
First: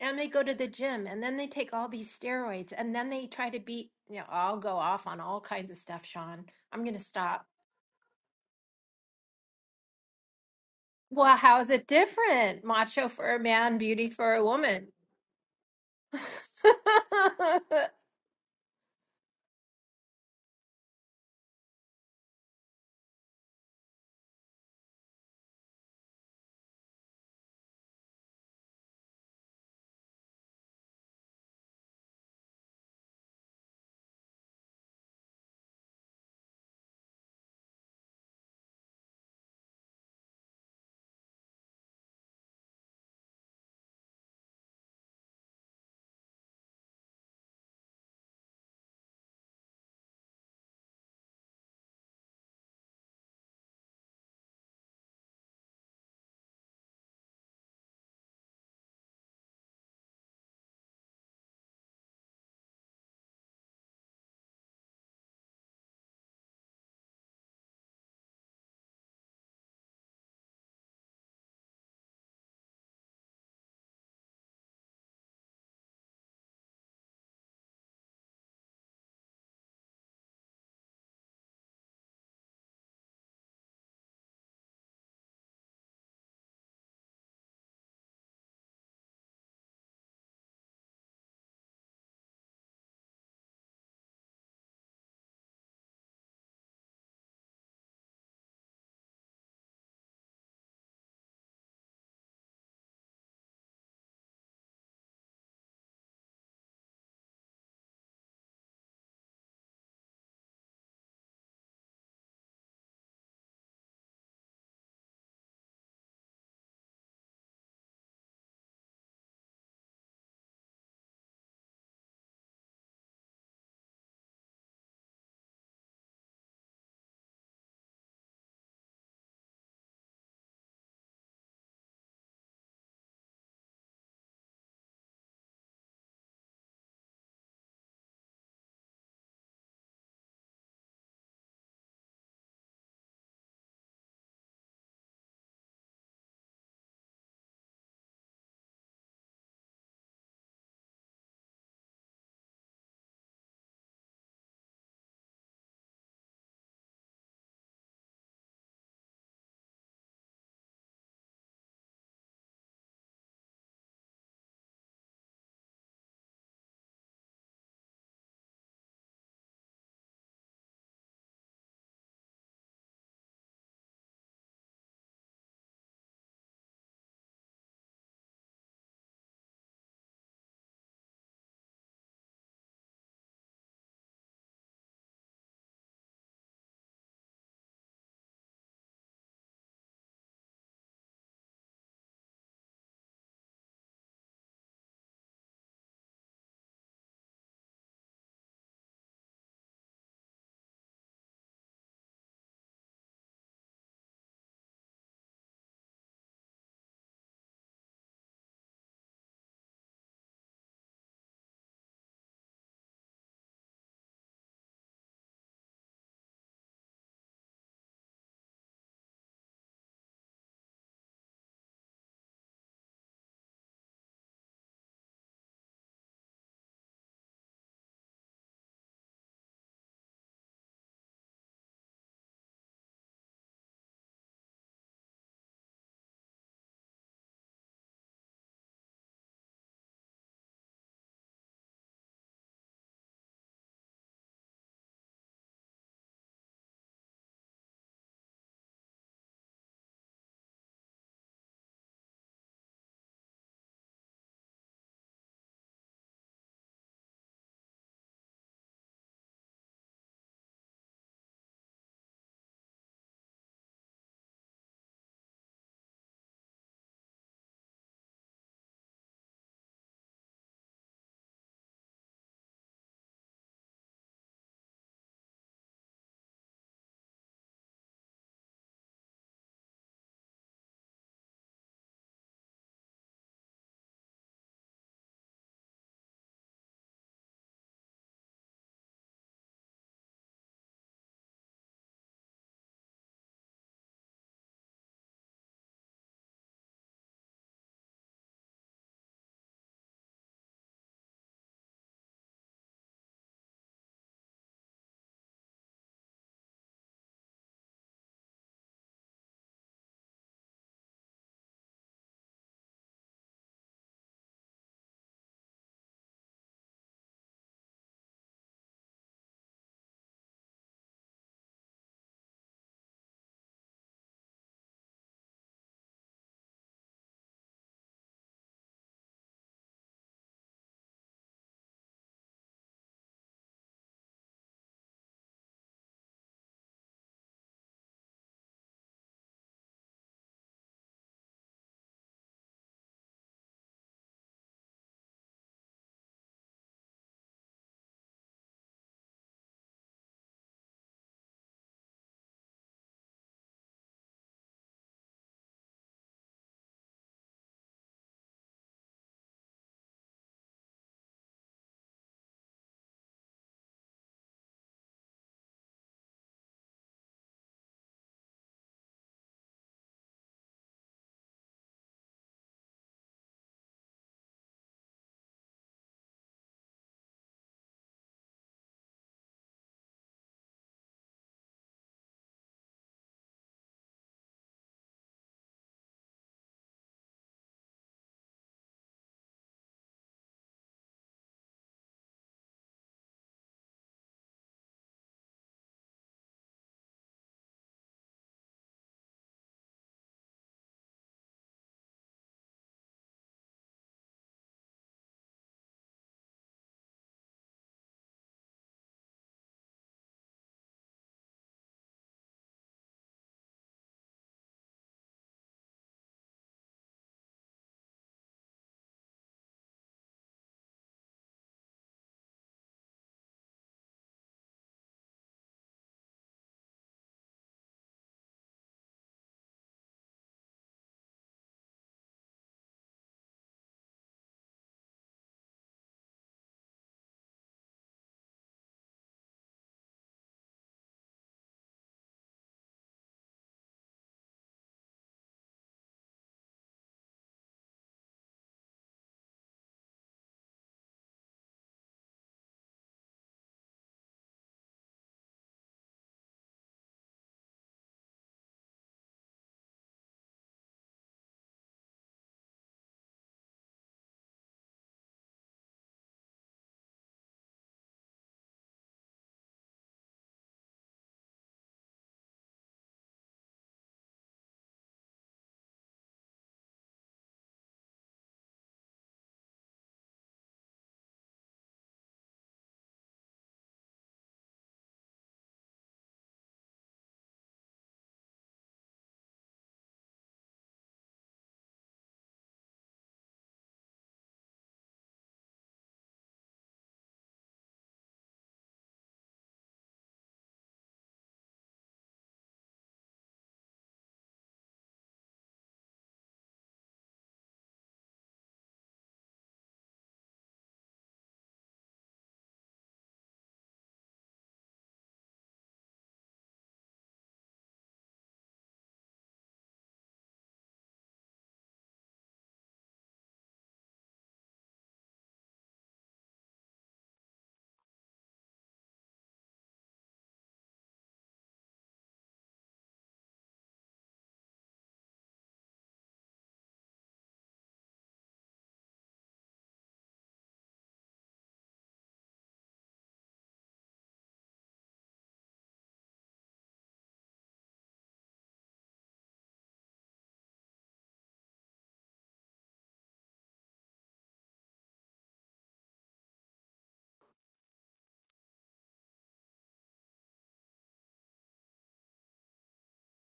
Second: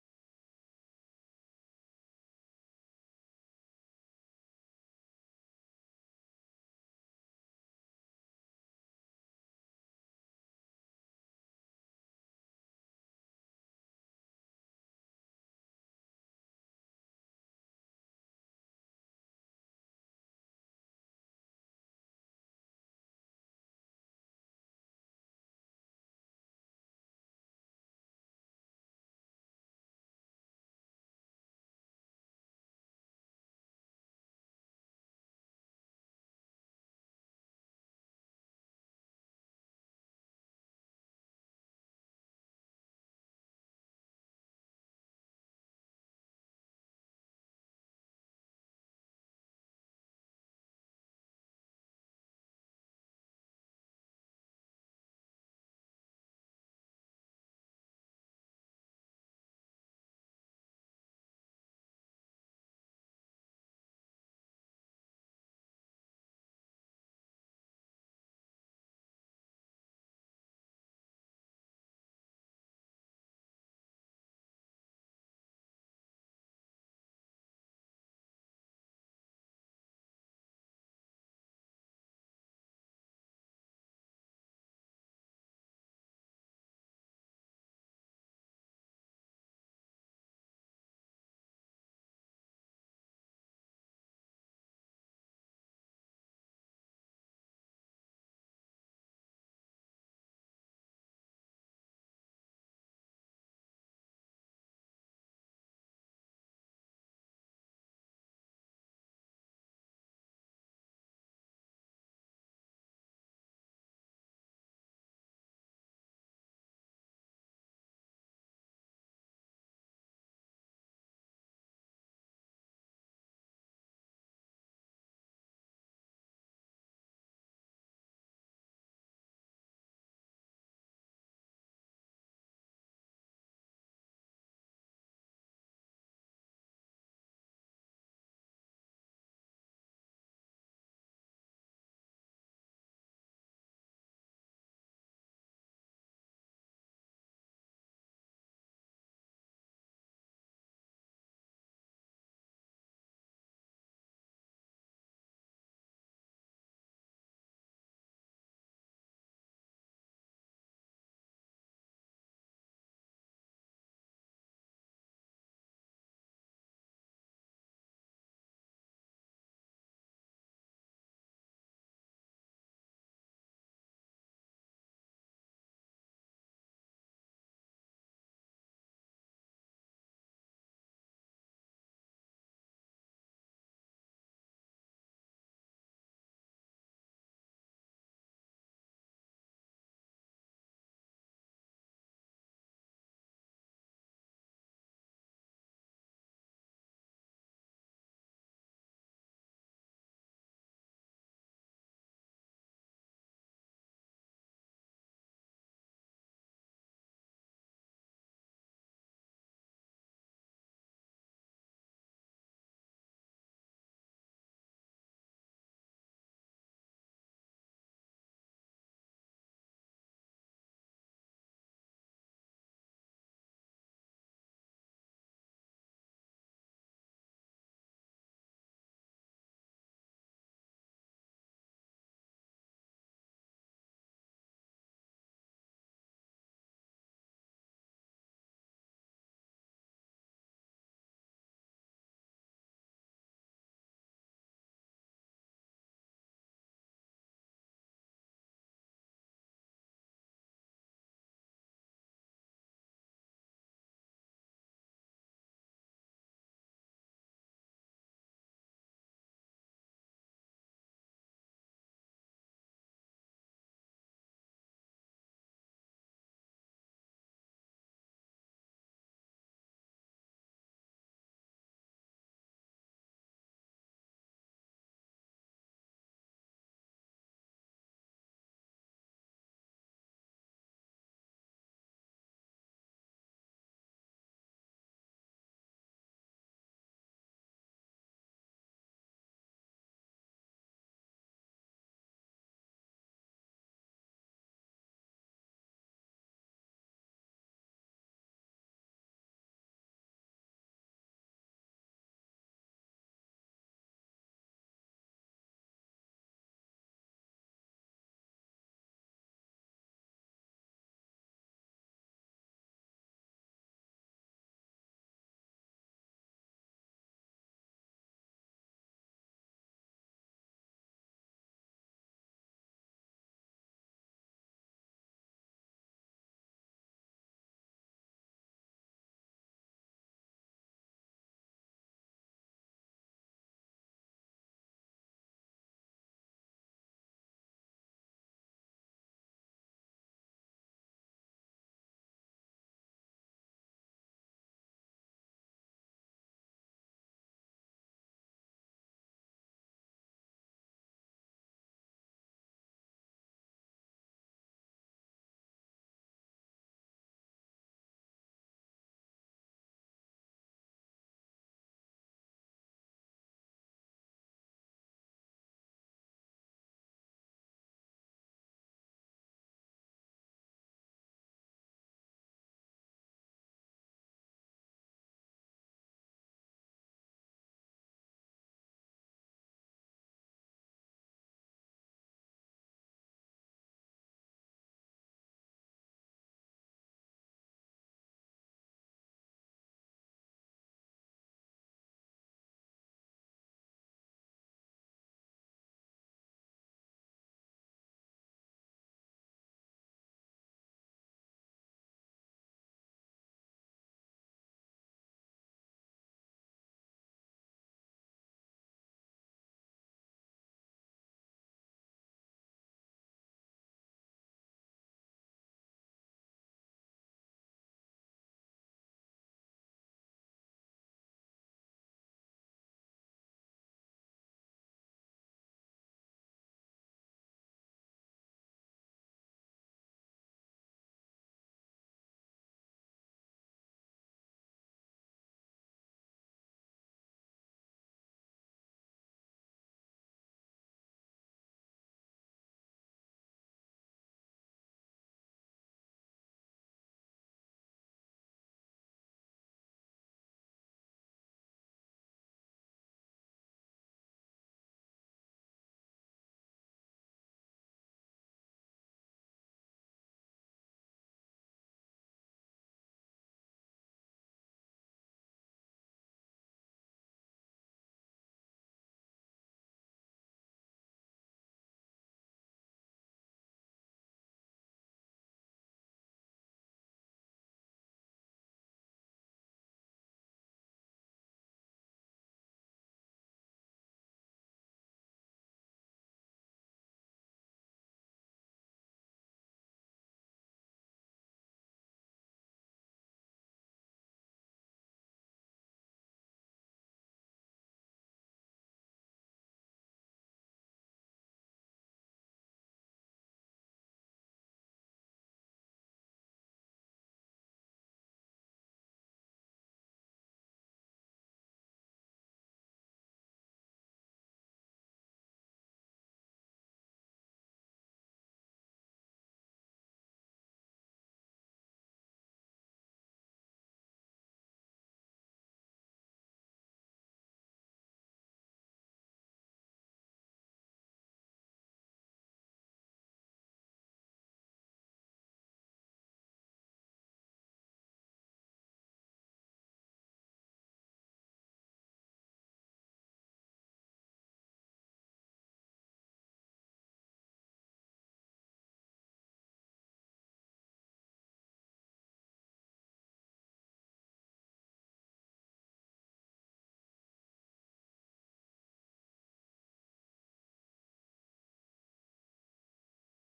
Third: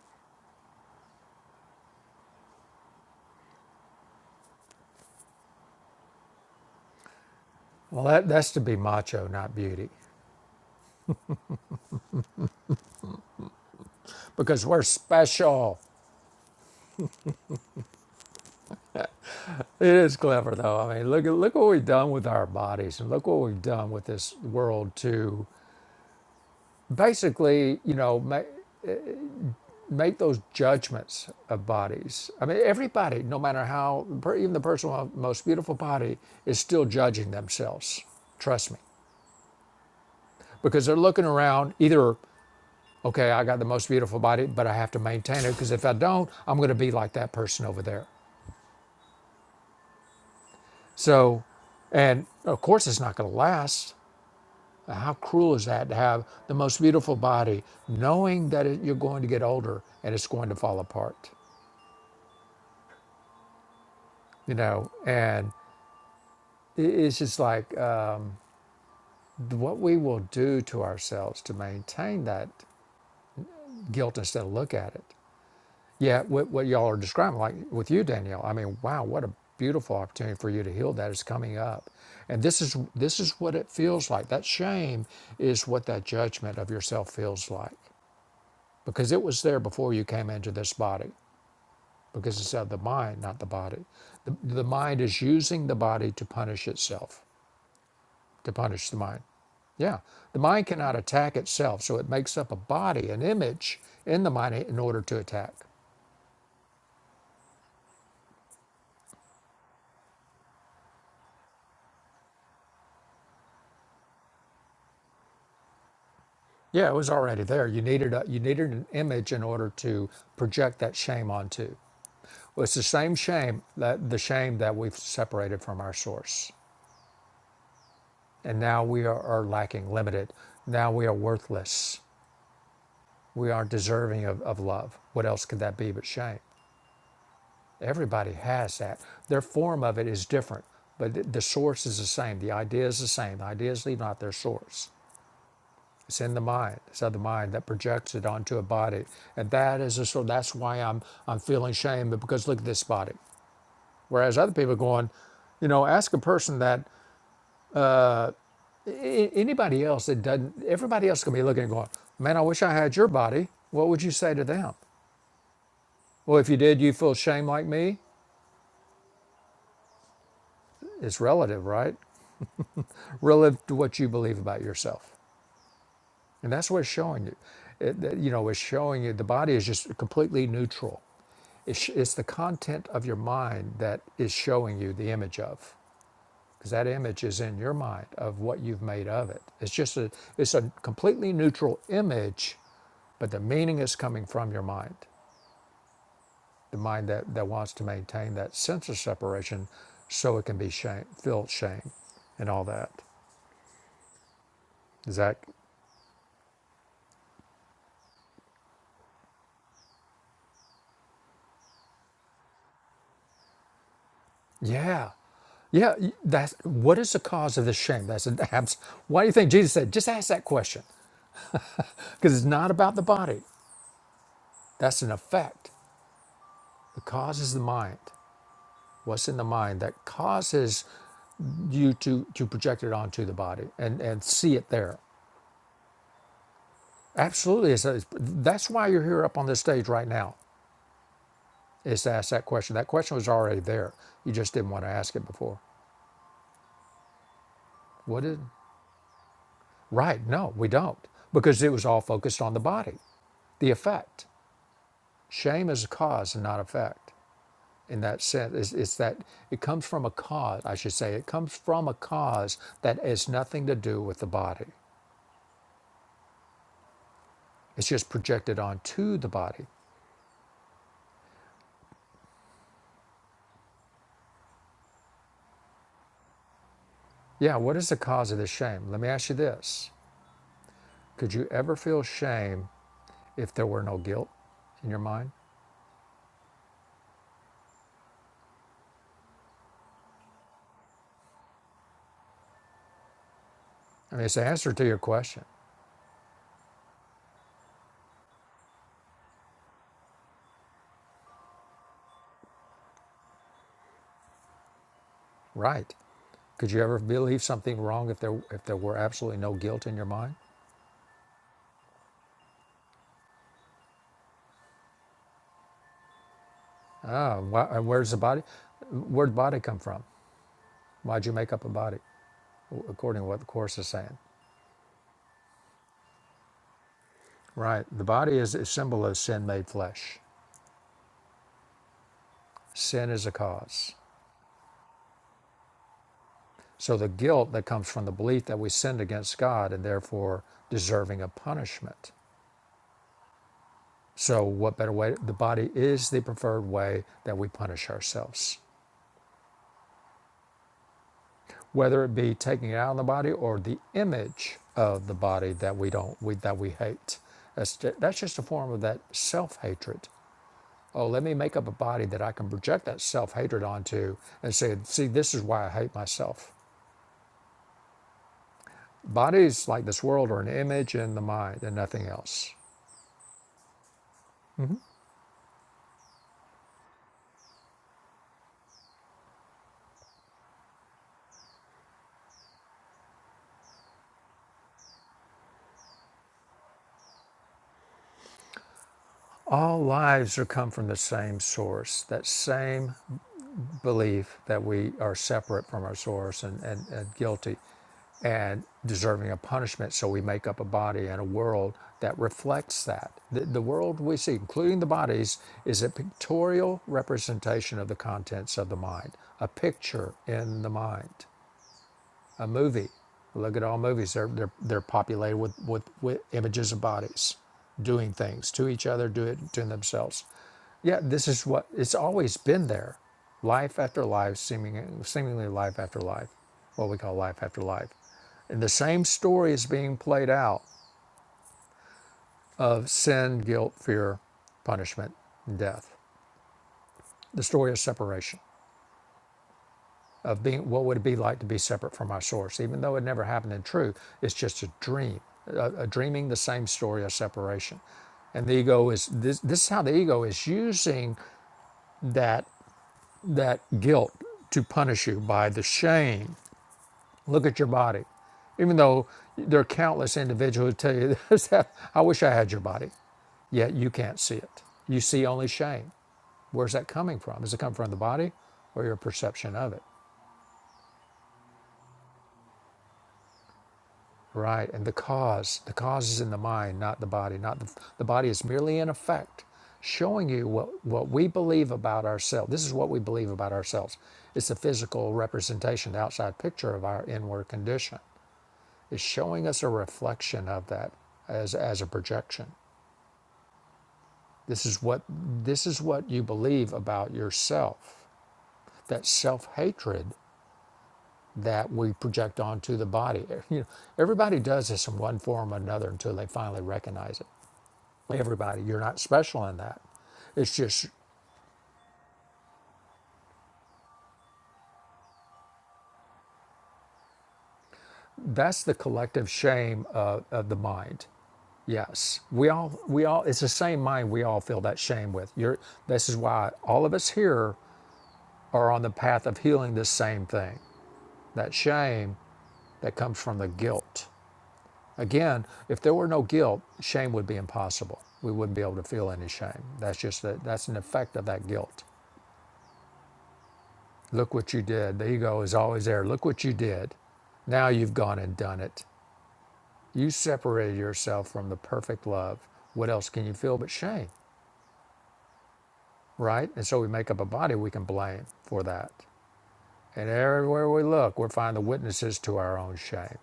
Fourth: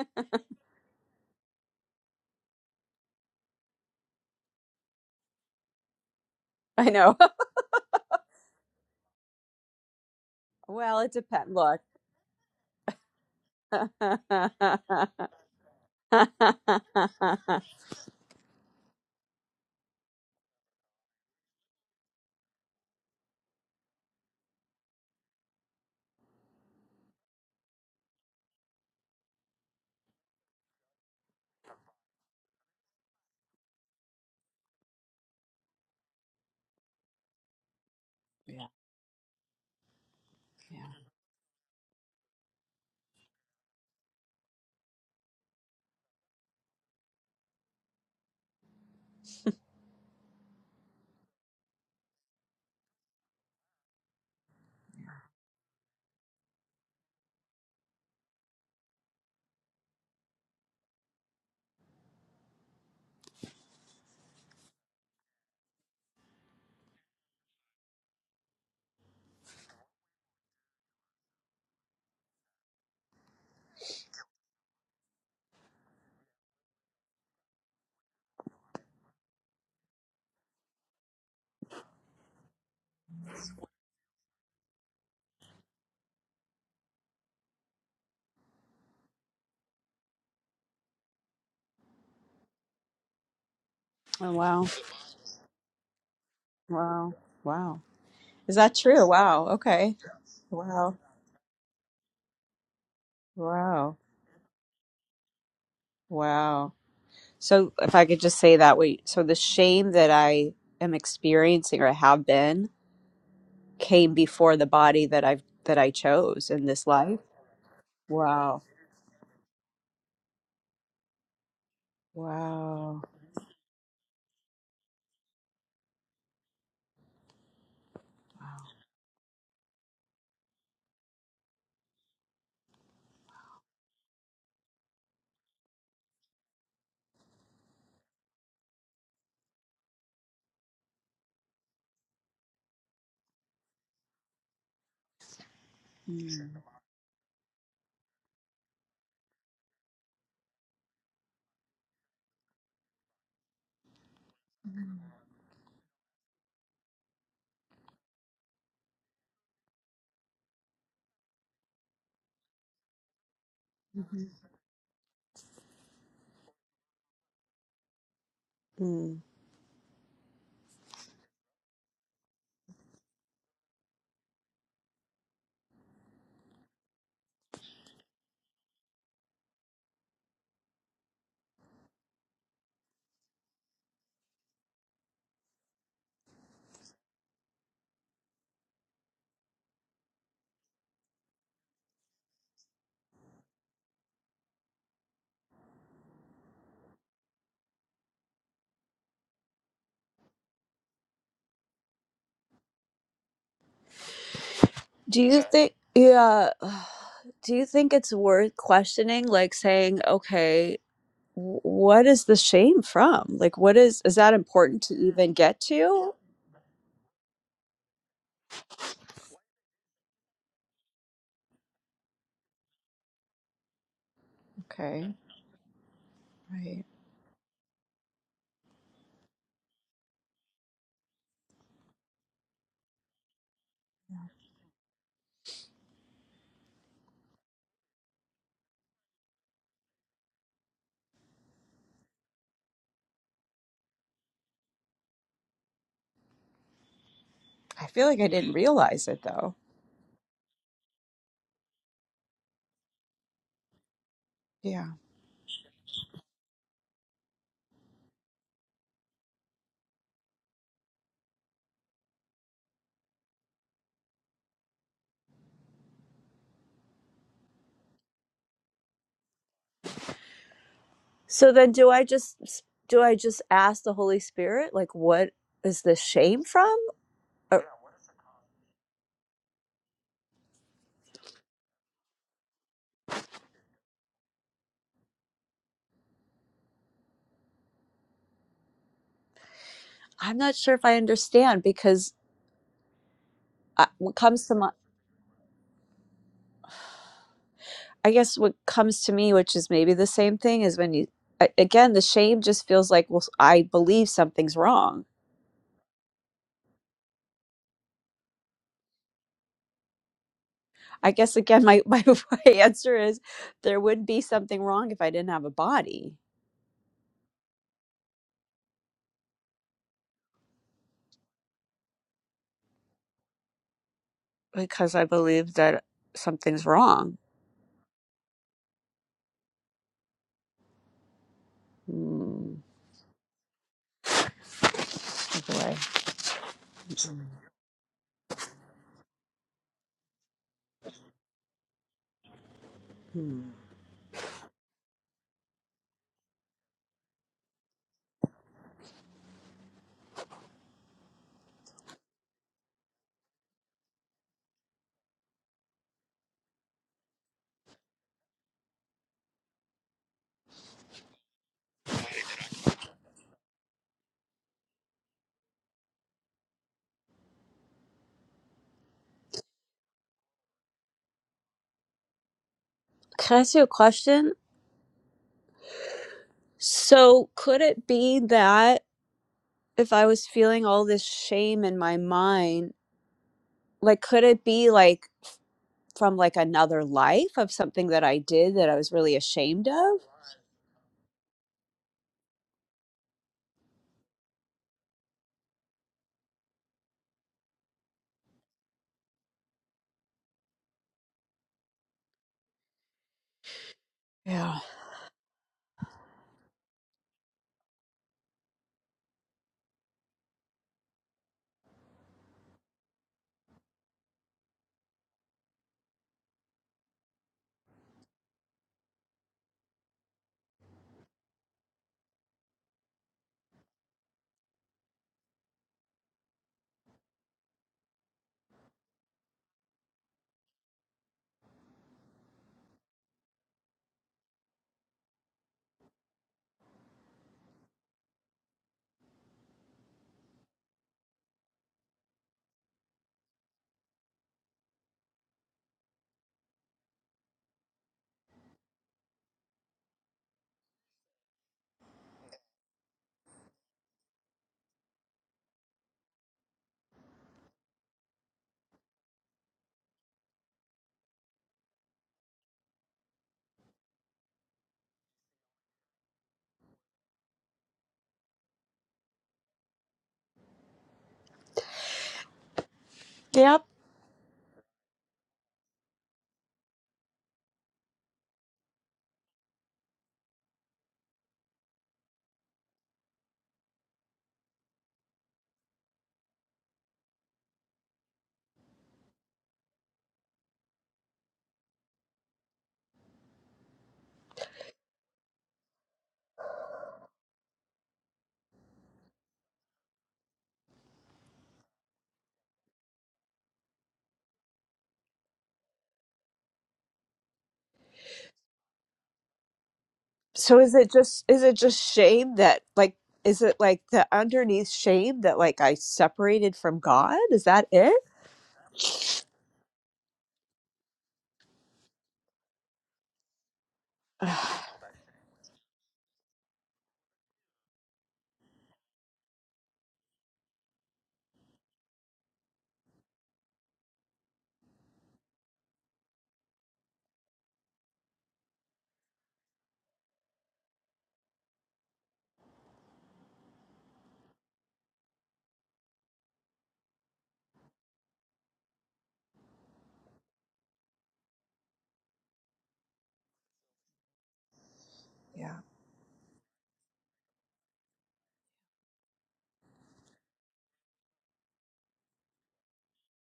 Speaker 2: And they go to the gym and then they take all these steroids and then they try to beat, you know, I'll go off on all kinds of stuff, Sean. I'm
Speaker 3: i
Speaker 2: going to
Speaker 3: know
Speaker 2: stop.
Speaker 1: Well, that, that's to be macho, not beauty,
Speaker 3: well it
Speaker 2: Well,
Speaker 3: depends
Speaker 2: how is
Speaker 3: look
Speaker 2: it different? Macho for a man, beauty for a
Speaker 3: yeah.
Speaker 1: because we're
Speaker 2: woman.
Speaker 1: special. It is clever, though. I mean, look at look what we've done with our bodies, and look what we've done with this world to basically, you know, make make those judgments of bodies. I mean, everybody, no matter how per- even the person with the most beautiful body is still judging themselves. Trust me, because
Speaker 3: Yeah.
Speaker 1: they're looking around. Either okay, I got the most beautiful body, but I have to maintain it because if I don't, I'm going to be like that person over there. So, and of course, it's not going to last How cruel is that to have the most beautiful body, knowing that it, you're going to get older and it's going to fall apart? You know, and i- it's just like uh, what we will do to ourselves to maintain that guilt instead of look at it. Yeah, what, what y'all are describing, like with you, Danielle. I mean, wow, what a beautiful opportunity for you to heal that is coming up, and this is this is what it feels like. That shame is what that judgment of yourself feels like because it was there before you came into this body. because it's of the mind, not the body.
Speaker 3: Oh,
Speaker 1: The, the
Speaker 3: wow.
Speaker 1: mind is using the body to punish
Speaker 3: Wow.
Speaker 1: itself,
Speaker 3: Wow.
Speaker 1: to
Speaker 3: Is that
Speaker 1: punish the
Speaker 3: true?
Speaker 1: mind.
Speaker 3: Wow. Okay.
Speaker 1: Yeah, the mind cannot
Speaker 3: Wow.
Speaker 1: attack itself, so it makes up a body, an image
Speaker 3: Wow.
Speaker 1: in the mind in order to attack.
Speaker 3: Wow. So if I could just say that wait, so the shame that I am experiencing or have been came before the body that I've that I chose in this
Speaker 1: Yeah, it was
Speaker 3: life.
Speaker 1: already there. You needed a, you
Speaker 3: Wow.
Speaker 1: needed an image in order to project that shame onto. Well, it's the
Speaker 3: Wow.
Speaker 1: same shame that the shame that we've separated from our source, and now we are, are lacking, limited. Now we are worthless. We aren't deserving of, of love. What else could that be but shame? Everybody has that. Their form of it is different, but the source is the same. The idea is the same. The idea is leaving their source. It's in the
Speaker 3: Mm.
Speaker 1: mind. It's of the mind that projects it onto a body, and that is a sort. That's why I'm I'm feeling shame because look at this body. Whereas other people are going, you know, ask a person that a- anybody else that doesn't. Everybody else can be looking and going, man, I wish I had your body. What would you say to them? Well, if you did, you feel shame like me.
Speaker 3: Mm.
Speaker 1: It's relative, right? Relative to what you believe about yourself. And that's what it's showing you. It, that, you know, it's showing you the body is just completely neutral. It's, it's the content of your mind that is showing you the image of, because that image is in your mind of what you've made of it. It's just a, it's a completely neutral image, but the meaning is coming from your mind, the mind that, that wants to maintain that sense of separation so it can be shame, feel shame and all that. Is
Speaker 3: Do
Speaker 1: that?
Speaker 3: you think, yeah, do you think it's worth questioning? Like saying, okay. what is the shame from? Like, what is, is that important to
Speaker 1: Yeah.
Speaker 3: even get
Speaker 1: Yeah.
Speaker 3: to?
Speaker 1: That's what is the cause of this shame? That's an abs- why do you think Jesus said, just ask that question? Because it's not about the body. That's
Speaker 3: Okay,
Speaker 1: an effect.
Speaker 3: right.
Speaker 1: The cause is the mind. What's in the mind that causes you to to project it onto the body and, and see it there. Absolutely. It's, it's, that's why you're here up on this stage right now, is to ask that question. That question was already there. You just didn't want to ask it before.
Speaker 3: I feel like
Speaker 1: What
Speaker 3: I
Speaker 1: did
Speaker 3: didn't realize it though.
Speaker 1: right? No, we don't. Because it was all focused on the body, the effect.
Speaker 3: Yeah.
Speaker 1: Shame is a cause and not effect. In that sense, it's, it's that it comes from a cause. I should say it comes from a cause that has nothing to do with the body. It's just projected onto the body.
Speaker 3: So then do I just, do I just ask the Holy Spirit, like, what is the shame from?
Speaker 1: Yeah.
Speaker 3: Or,
Speaker 1: What is the cause of this shame? Let me ask you this: Could you ever feel shame if there were no guilt in your mind?
Speaker 3: I'm not sure if I understand because I,
Speaker 1: I
Speaker 3: what
Speaker 1: mean, it's the
Speaker 3: comes to my,
Speaker 1: answer to your question,
Speaker 3: I guess what comes to me, which is maybe the same thing, is when you, a- again, the shame just feels like, well, I believe something's wrong.
Speaker 1: right? Could you ever believe something wrong if there if there were absolutely no guilt in your mind?
Speaker 3: I guess again, my, my answer is there would be something wrong if I didn't have a body
Speaker 1: Ah, wh- and where's the body? Where'd body come from? Why'd you make up a body? according to what the Course is saying.
Speaker 3: because I believe that something's wrong.
Speaker 1: Right. The body is a symbol of sin made flesh.
Speaker 3: Hmm.
Speaker 1: Sin is a cause.
Speaker 3: boy.
Speaker 1: So the guilt that comes from the belief that we sinned against God and therefore deserving of punishment.
Speaker 3: Hmm.
Speaker 1: So, what better way? The body is the preferred way that we punish ourselves, whether it be taking it out of the body or the image of the body that we don't we, that we hate. That's, that's just a form of that self hatred Oh, let me make up a body that I can project that self hatred onto and say, see, this is why I hate myself. Bodies like this world are an image in the mind and nothing else.
Speaker 3: Can I ask you a question? So, could it be that if I was feeling all this shame in my mind, like, could it be like from like another life of something that I did that I was really ashamed
Speaker 1: All
Speaker 3: of?
Speaker 1: lives are come from the same source, that same belief that we are separate from our source and, and, and guilty and deserving of punishment. So we make up a body and a world that reflects that. The, the world we see,
Speaker 3: Yeah.
Speaker 1: including the bodies, is a pictorial representation of the contents of the mind, a picture in the mind, a movie. Look at all movies, they're, they're, they're populated with, with, with images of bodies doing things to each other, do it to themselves. Yeah, this is what it's always been there. Life after life, seeming, seemingly life after life, what we call life after life. And the same story is being played out of sin, guilt, fear, punishment, and death. The story of separation, of being what would it be like to be separate from our source, even though it never happened in truth, it's just a dream, a, a dreaming the same story of separation. And the ego is this this is how the ego is using that that guilt to punish you by the shame Look at your body. Even though there are countless individuals who tell you this, I wish I had your body. Yet you can't see it. You see only shame. Where's that coming from? Does it come from the body or your perception of it?
Speaker 3: Yep.
Speaker 1: Right. And the cause, the cause is in the mind, not the body. Not the, the body is merely an effect showing you what, what we believe about ourselves. This is what we believe about ourselves. It's the physical representation, the outside picture of our inward condition. is showing us a reflection of that as, as a projection. This is what this is what you believe about yourself. That self-hatred that we project onto the body. You know, everybody does this in one form or another until they finally recognize it. Everybody, you're not special in that. It's
Speaker 3: So is
Speaker 1: just
Speaker 3: it just is it just shame that like is it like the underneath shame that like I separated from God? Is that it?
Speaker 1: that's the collective shame of, of the mind. Yes, we all we all it's the same mind we all feel that shame with. You're this is why all of us here are on the path of healing this same thing that shame that comes from the guilt. Again, if there were no guilt, shame would be impossible. We wouldn't be able to feel any shame. That's just that. that's an effect of that guilt. Look what you did. The ego is always there. Look what you did. Now you've gone and done it. You separated yourself from the perfect love. What else can you feel but shame,
Speaker 3: yeah.
Speaker 1: right? And so we make up a body we can blame for that. And everywhere we look, we're finding the witnesses to our own shame.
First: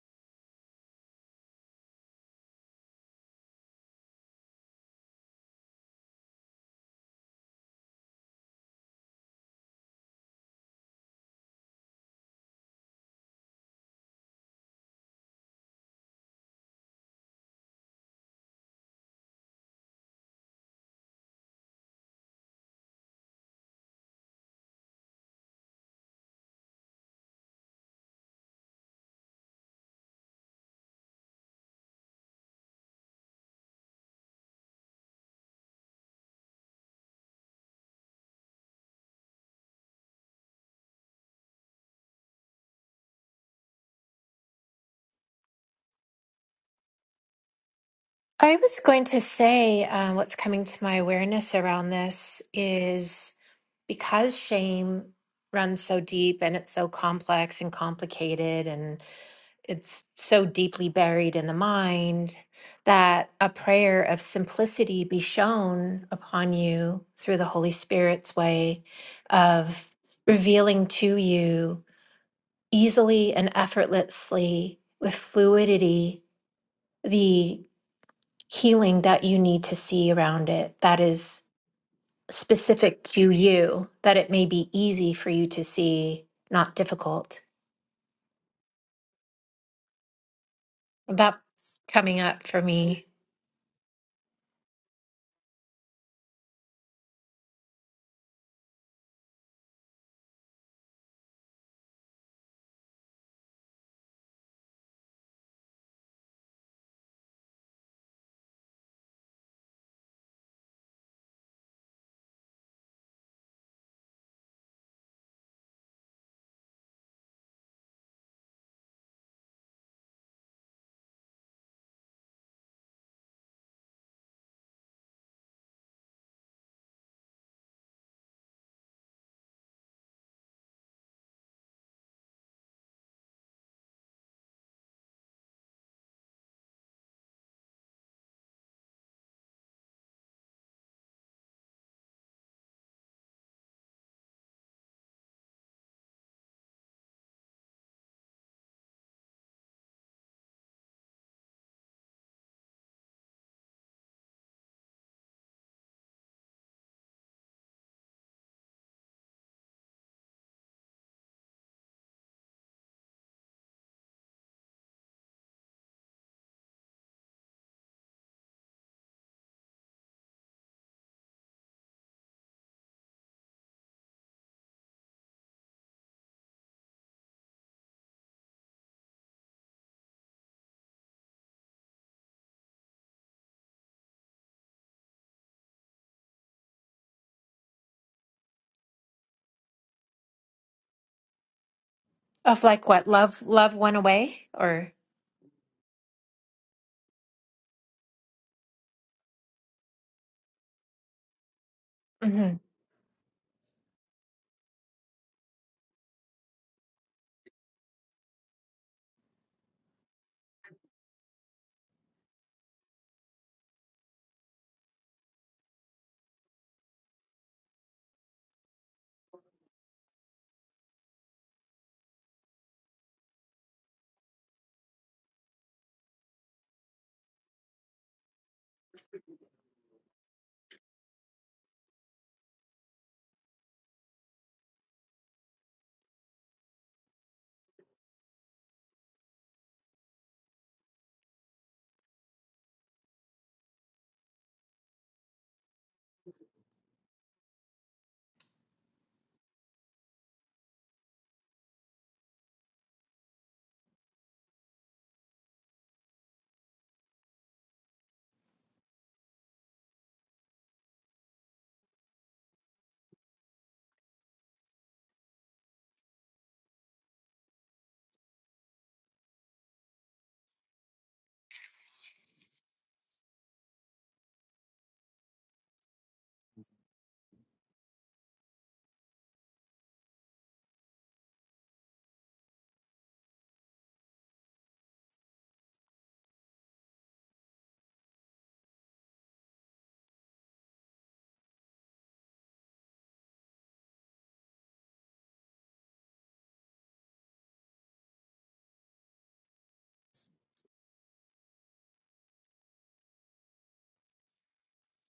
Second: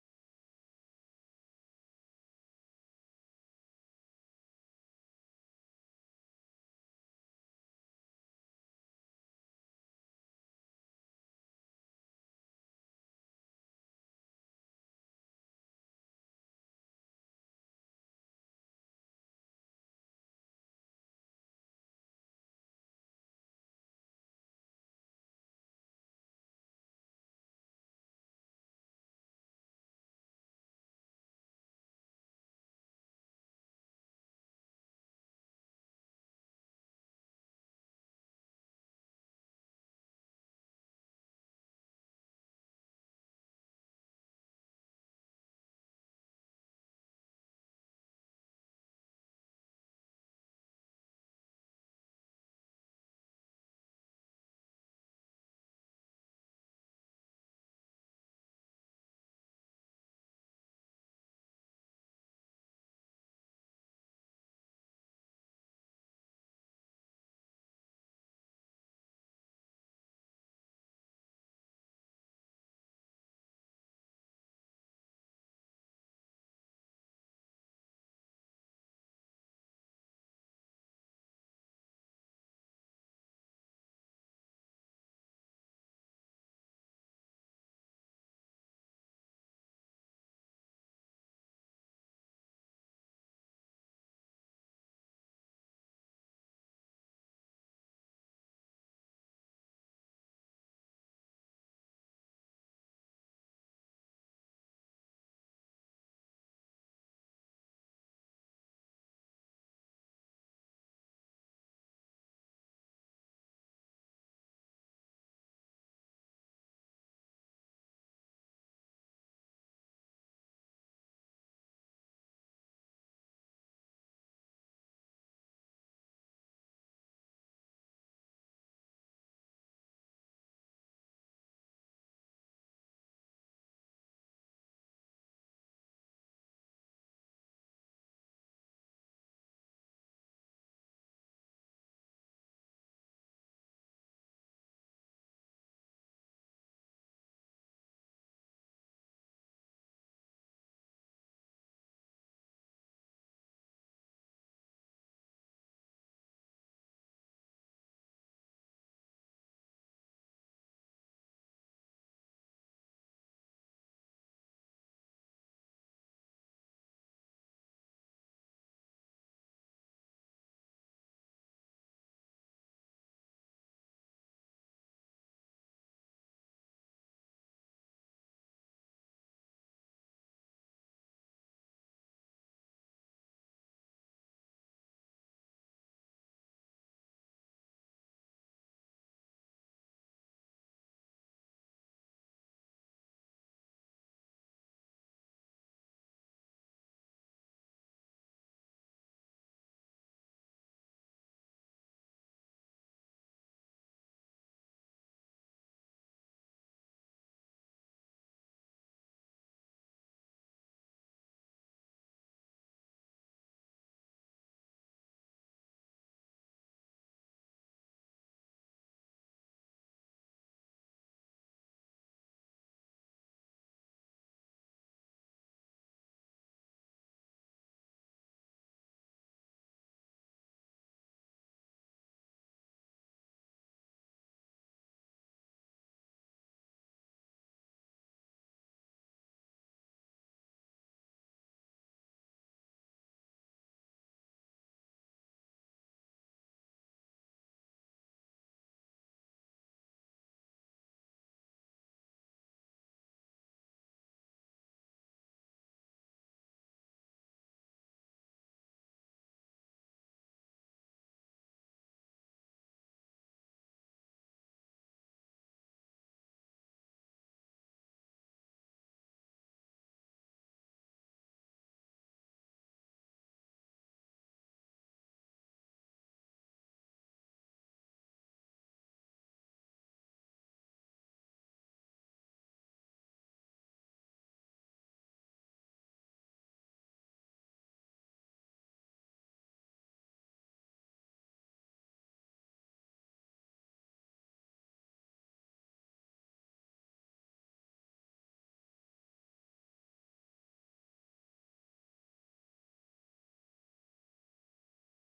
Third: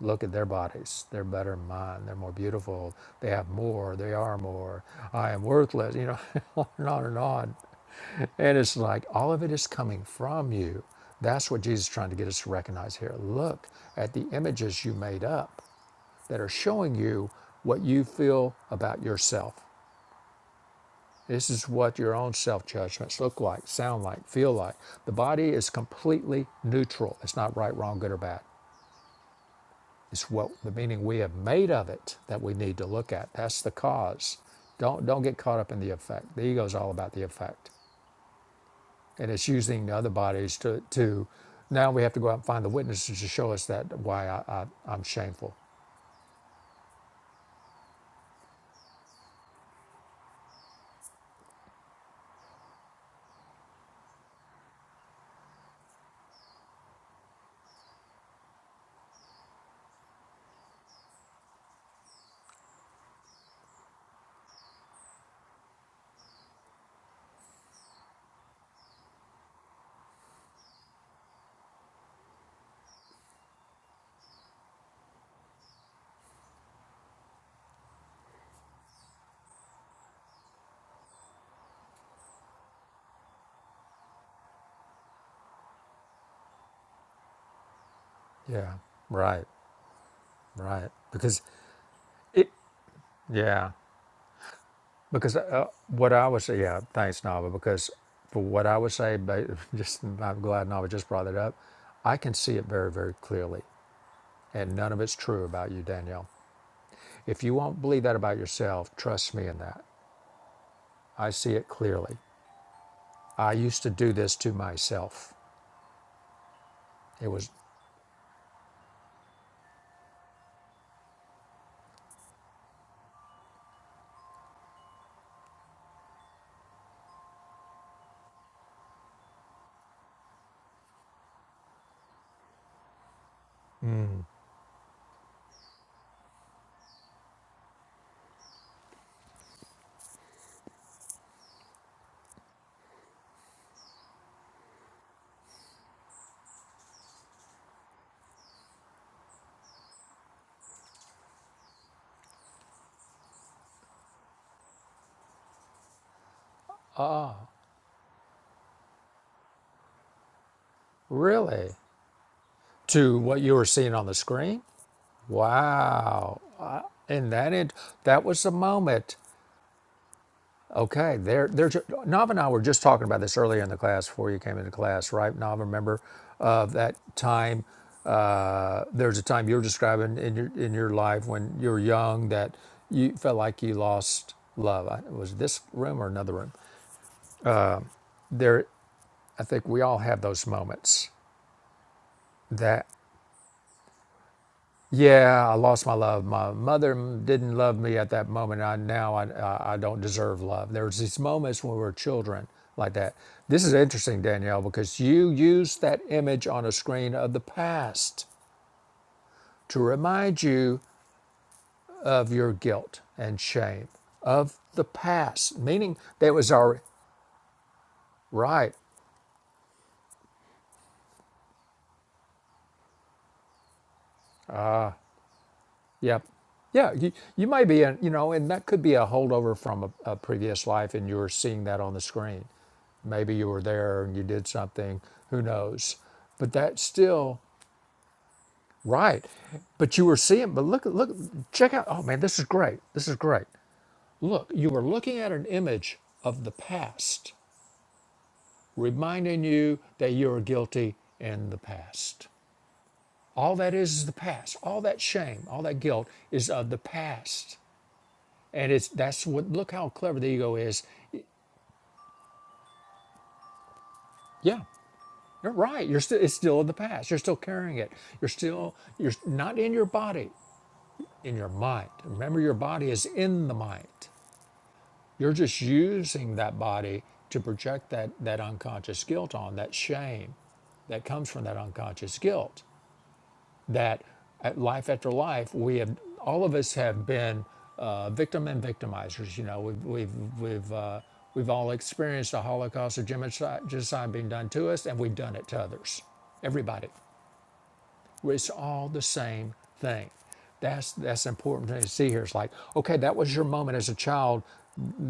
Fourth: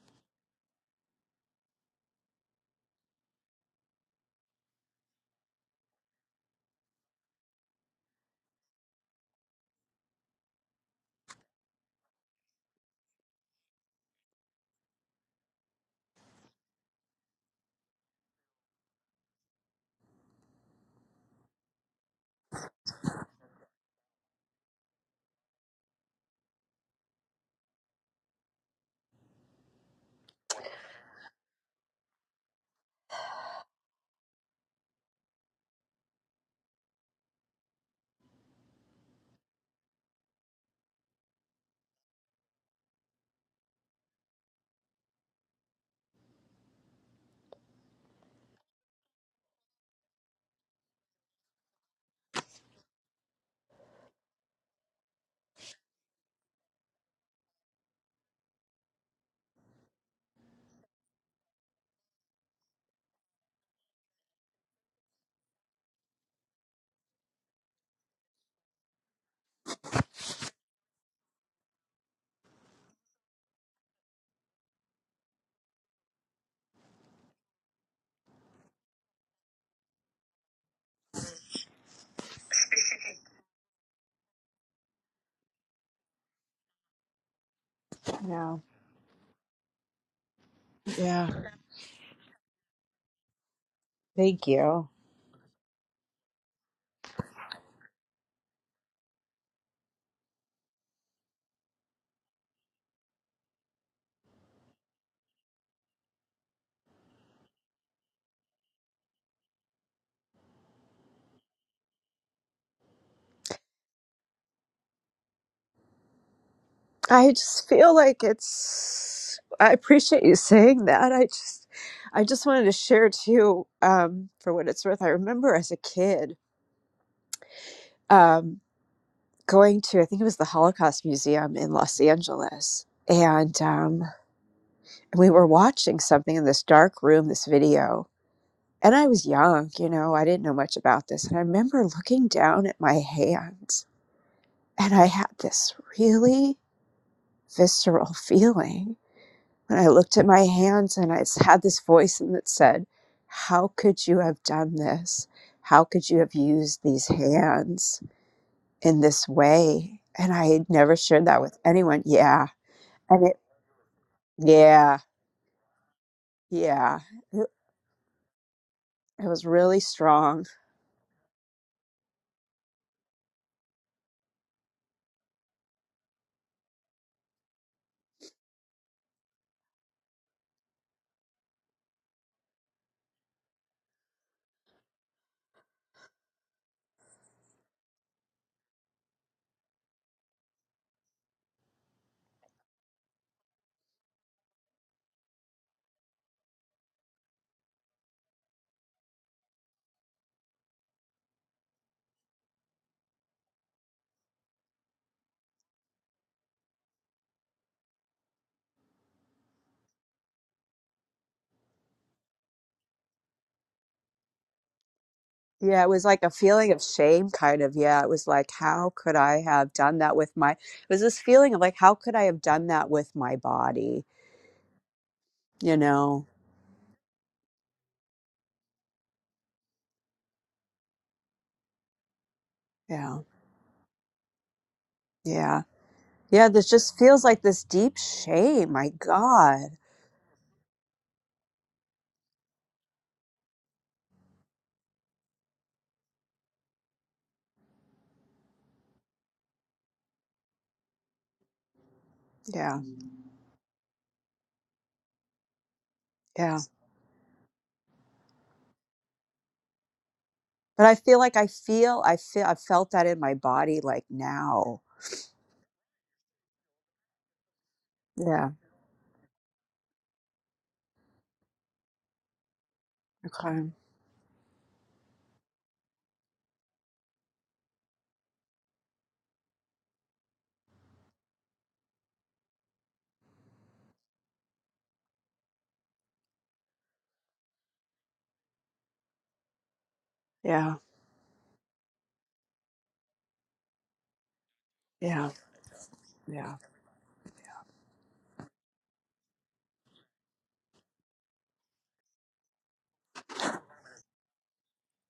Speaker 1: Look at their bodies. They're better than mine. They're more beautiful. They have more. They are more. I am worthless, you know, on and on and on. And it's like all of it is coming from you. That's what Jesus is trying to get us to recognize here. Look at the images you made up that are showing you what you feel about yourself. This is what your own self judgments look like, sound like, feel like. The body is completely neutral. It's not right, wrong, good, or bad. It's what the meaning we have made of it that we need to look at. That's the cause. Don't don't get caught up in the effect. The ego is all about the effect, and it's using the other bodies to to. Now we have to go out and find the witnesses to show us that why I, I I'm shameful.
Speaker 2: I was going to say um, what's coming to my awareness around this is. because shame runs so deep and it's so complex and complicated and it's so deeply buried in the mind that a prayer of simplicity be shown upon you through the Holy Spirit's way of revealing to you easily and effortlessly with fluidity the healing that you need to see around it that is specific to you that it may be easy for you to see, not difficult.
Speaker 3: yeah.
Speaker 1: Yeah, right, right.
Speaker 3: Yeah.
Speaker 1: Because
Speaker 2: That's coming up
Speaker 1: it.
Speaker 2: for me
Speaker 1: Yeah,
Speaker 3: Thank you.
Speaker 1: because uh, what I would say. Yeah, thanks, Nava. Because for what I would say, ba- just I'm glad Nava just brought it up. I can see it very very clearly, and none of it's true about you, Danielle. If you won't believe that about yourself, trust me in that. I see it clearly. I used to do this to myself. It
Speaker 3: I
Speaker 1: was
Speaker 3: just feel like it's I appreciate you saying that. I just I just wanted to share too, um, for what it's worth. I remember as a kid, um, going to I think it was the Holocaust Museum in Los Angeles. And um we were watching something in this dark room, this video, And I was young, you know, I didn't know much about this. And I remember looking down at my hands and I had this really visceral feeling when I looked at my hands and I had this voice and that said, How could you have done this? How could you have used these hands in this way? And I had never shared that with
Speaker 1: really
Speaker 3: anyone. Yeah.
Speaker 1: to
Speaker 3: And it,
Speaker 1: what you were seeing on the screen.
Speaker 3: yeah,
Speaker 1: Wow!
Speaker 3: yeah.
Speaker 1: And
Speaker 3: It,
Speaker 1: that it, that was the moment.
Speaker 3: it was really strong
Speaker 1: Okay, there, there. Nav and I were just talking about this earlier in the class before you came into class, right? Nav, remember uh, that time uh, there's a time you're describing in your in your life when you were young that you felt like you lost love. I, was this room or another room? there i think we all have those moments
Speaker 2: of
Speaker 1: that
Speaker 2: like what love love went away or
Speaker 1: yeah i lost my love my mother didn't love me at that moment i now i, I I don't deserve love there's these moments when we were children
Speaker 2: Mhm.
Speaker 1: like that this is interesting danielle because you used that image on a screen of the past to remind you of your guilt and shame of the past
Speaker 3: Yeah, it
Speaker 1: meaning
Speaker 3: was like a
Speaker 1: that was
Speaker 3: feeling
Speaker 1: our
Speaker 3: of shame, kind of. Yeah, it was like,
Speaker 1: right
Speaker 3: how could I have done that with my, it was this feeling of like, how could I have done that with my body? You
Speaker 1: Yep.
Speaker 3: know?
Speaker 1: Yeah, you, you might be in, you know, and that could be a holdover from a, a previous life and you're seeing that on the screen.
Speaker 3: Yeah.
Speaker 1: Maybe you were there and you did something, who
Speaker 3: Yeah.
Speaker 1: knows?
Speaker 3: Yeah.
Speaker 1: But
Speaker 3: This
Speaker 1: that's
Speaker 3: just feels
Speaker 1: still
Speaker 3: like this deep shame. My
Speaker 1: right.
Speaker 3: God.
Speaker 1: But you were seeing, but look, look, check out, oh man, this is great. This is great. Look, you were looking at an image of the past, reminding you that you are guilty in the past.
Speaker 3: Yeah.
Speaker 1: All that is is the past. All that shame, all that guilt is
Speaker 3: Yeah.
Speaker 1: of the past And it's that's what look how clever the ego is.
Speaker 3: But I feel like I feel, I feel, I've felt that in my body like
Speaker 1: Yeah,
Speaker 3: now.
Speaker 1: you're right. You're still it's still in the past. You're still carrying it. You're
Speaker 3: Yeah.
Speaker 1: still you're not in your body, in your mind. Remember your body is in the
Speaker 3: Okay.
Speaker 1: mind. You're just using that body to project that that unconscious guilt on, that shame that comes from that unconscious guilt. that at life after life, we have all of us have been uh, victim and victimizers. You know, we've we've we've
Speaker 3: Yeah.
Speaker 1: uh, we've all experienced a Holocaust or genocide genocide being done to us, and we've
Speaker 3: Yeah.
Speaker 1: done it to others.
Speaker 3: Yeah.
Speaker 1: Everybody. It's all the same thing. That's that's important to see here. It's like, okay, that was your moment as a child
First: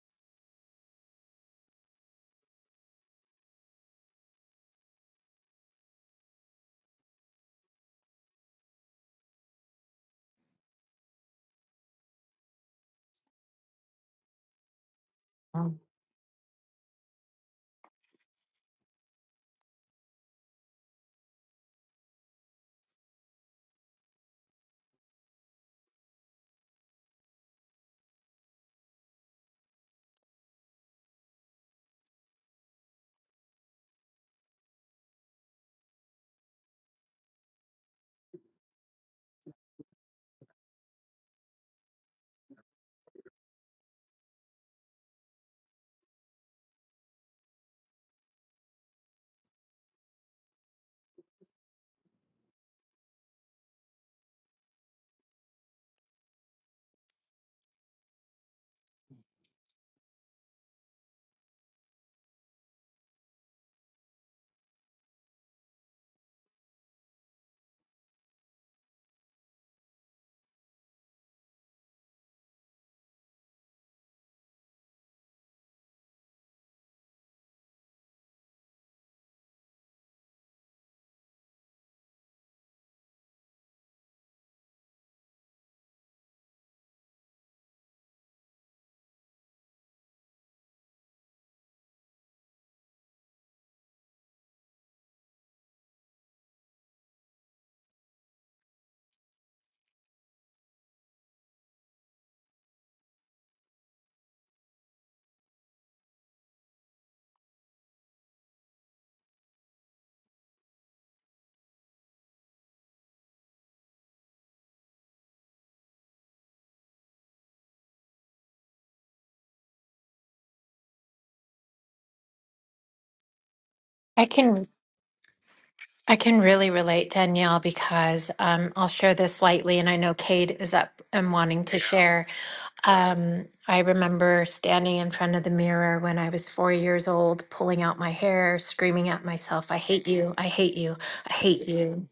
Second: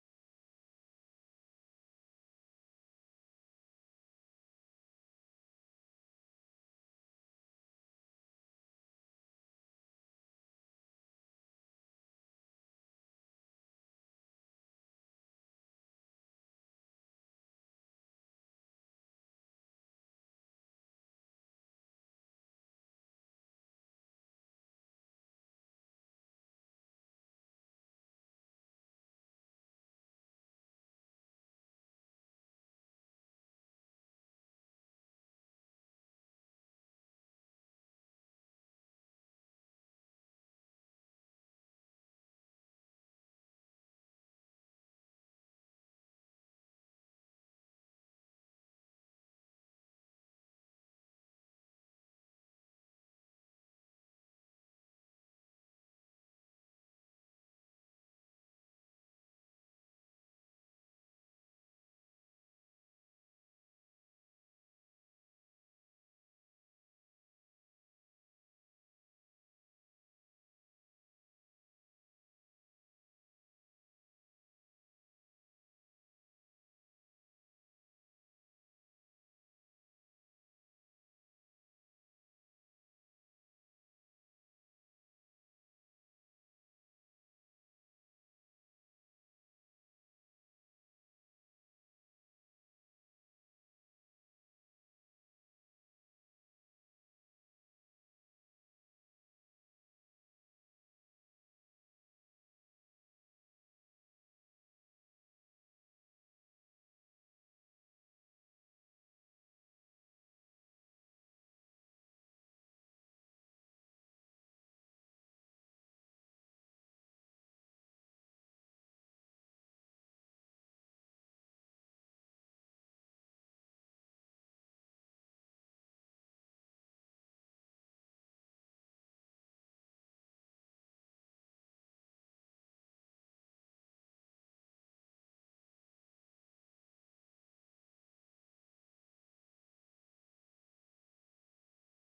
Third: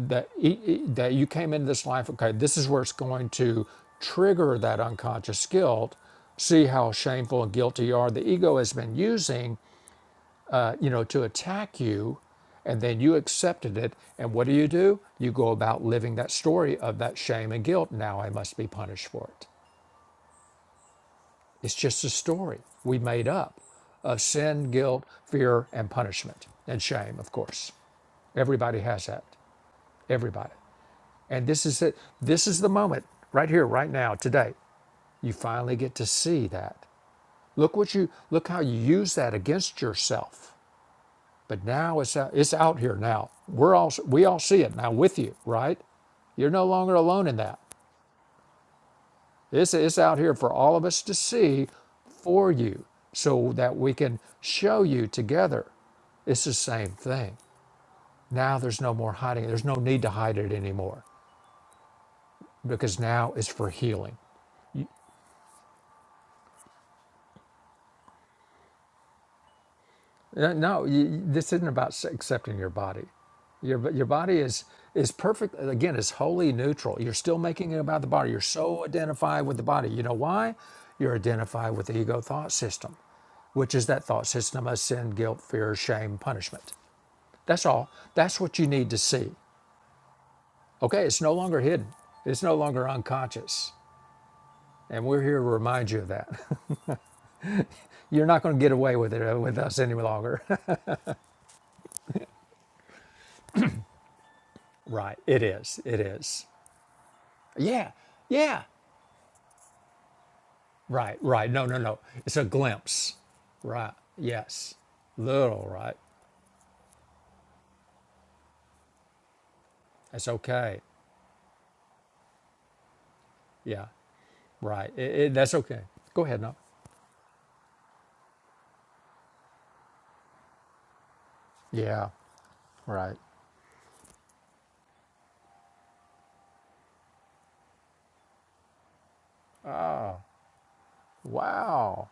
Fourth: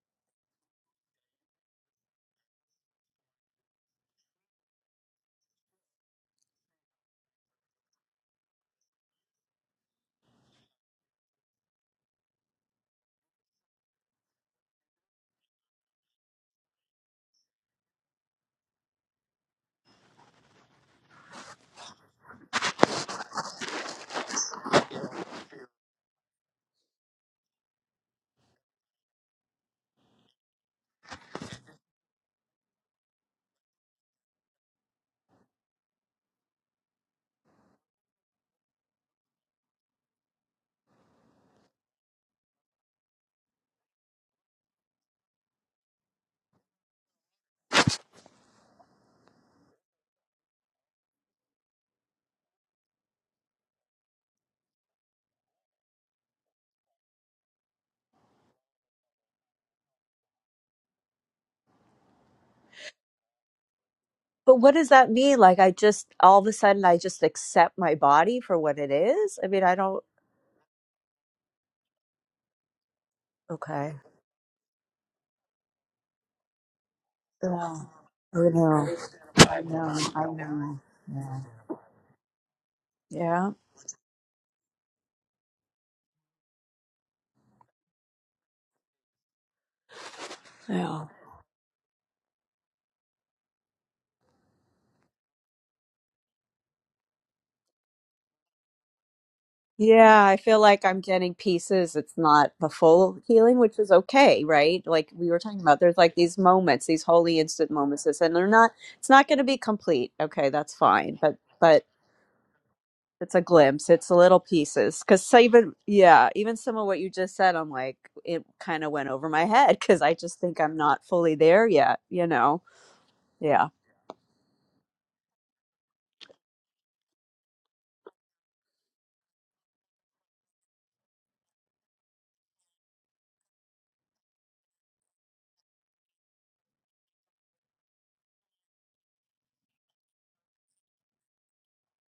Speaker 1: that e- e- that you came into this life. Okay, this is where it's going to trigger that unconscious guilt. See how shameful and guilty you are. The ego has been using, uh, you know, to attack you, and then you accepted it. And what do you do? You go about living that story of that shame and guilt. Now I must be punished for it. It's just a story we made up of sin, guilt, fear, and punishment, and shame, of course. Everybody has that. Everybody. And this is it. This is the moment, right here, right now, today. You finally get to see that. Look what you look how you use that against yourself. But now it's out, it's out here now. We're all we all see it now with you, right? You're no longer alone in that. This is out here for all of us to see for you so that we can show you together. It's the same thing. Now there's no more hiding. There's no need to hide it anymore because now it's for healing.
Speaker 3: But what does that mean? Like, I just, all of a sudden, I just accept my body for what it is? I mean, I don't,
Speaker 1: No, no, you- this isn't about accepting your body. Your,
Speaker 3: okay.
Speaker 1: your body is is perfect. Again, it's wholly neutral. You're still making it
Speaker 3: Yeah.
Speaker 1: about the body.
Speaker 3: I
Speaker 1: You're so
Speaker 3: know.
Speaker 1: identified with
Speaker 3: I
Speaker 1: the body.
Speaker 3: know.
Speaker 1: You know
Speaker 3: I
Speaker 1: why?
Speaker 3: know.
Speaker 1: You're
Speaker 3: Yeah.
Speaker 1: identified with the ego thought system,
Speaker 3: Yeah.
Speaker 1: which is that thought system of sin, guilt, fear, shame, punishment That's all. That's what you need to see. Okay,
Speaker 3: Yeah.
Speaker 1: it's no longer hidden. It's no longer unconscious. And we're here to remind you of that. You're not going to get away with it uh, with us any
Speaker 3: Yeah, I
Speaker 1: longer.
Speaker 3: feel like I'm getting pieces. It's not the full healing, which is okay, right? Like
Speaker 1: right.
Speaker 3: we were
Speaker 1: It
Speaker 3: talking
Speaker 1: is.
Speaker 3: about, there's
Speaker 1: It
Speaker 3: like these
Speaker 1: is.
Speaker 3: moments, these holy instant
Speaker 1: Yeah.
Speaker 3: moments, this- and they're
Speaker 1: Yeah.
Speaker 3: not, it's not going to be complete. Okay, that's
Speaker 1: Right.
Speaker 3: fine. But,
Speaker 1: Right. No, no,
Speaker 3: but
Speaker 1: no. It's a glimpse.
Speaker 3: it's a glimpse,
Speaker 1: Right.
Speaker 3: it's little
Speaker 1: Yes.
Speaker 3: pieces. Cause so
Speaker 1: Little,
Speaker 3: even,
Speaker 1: right?
Speaker 3: yeah, even some of what you just said, I'm like, it kind of went over my head because I
Speaker 1: That's
Speaker 3: just think I'm
Speaker 1: okay.
Speaker 3: not fully there yet, you know? Yeah.
Speaker 1: Yeah.
Speaker 2: I can
Speaker 1: Right. It, it, that's okay.
Speaker 2: I
Speaker 1: Go ahead,
Speaker 2: can
Speaker 1: no.
Speaker 2: really relate Danielle because um, I'll share this lightly and I know Cade is up and wanting to
Speaker 1: Yeah.
Speaker 2: share.
Speaker 1: Right.
Speaker 2: Um, I remember standing in front of the mirror when I was four years old, pulling out my hair, screaming at myself, I hate you, I hate you, I hate
Speaker 1: Wow.
Speaker 2: you.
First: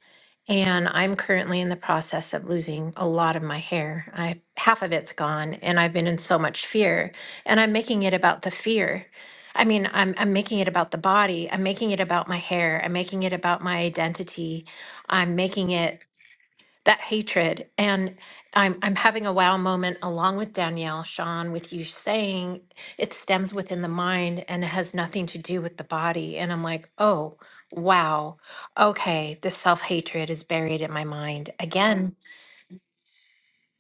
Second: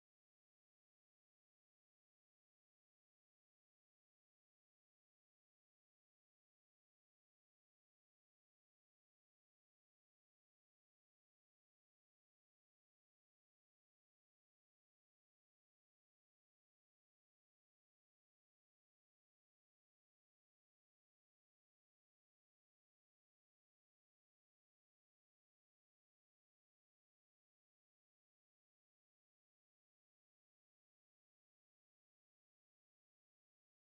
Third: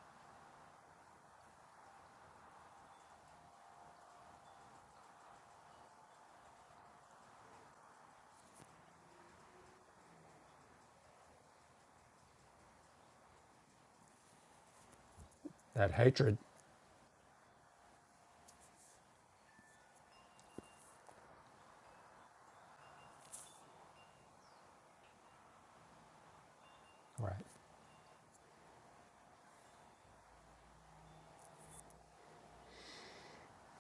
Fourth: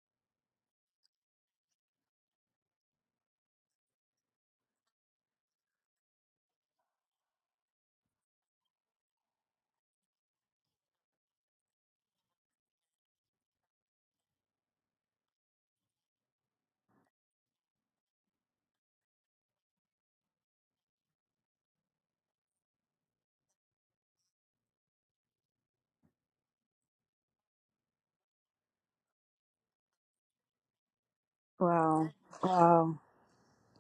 Speaker 2: And I'm currently in the process of losing a lot of my hair. I, half of it's gone, and I've been in so much fear. And I'm making it about the fear. I mean, I'm, I'm making it about the body. I'm making it about my hair. I'm making it about my identity. I'm making
Speaker 1: That
Speaker 2: it
Speaker 1: hatred.
Speaker 2: that hatred. And I'm I'm having a wow moment along with Danielle, Sean, with you saying it stems within the mind and it has nothing to do with the body. And I'm like,
Speaker 1: Right.
Speaker 2: oh wow, okay, this self hatred is buried in my mind again
Speaker 3: Wow. Wow.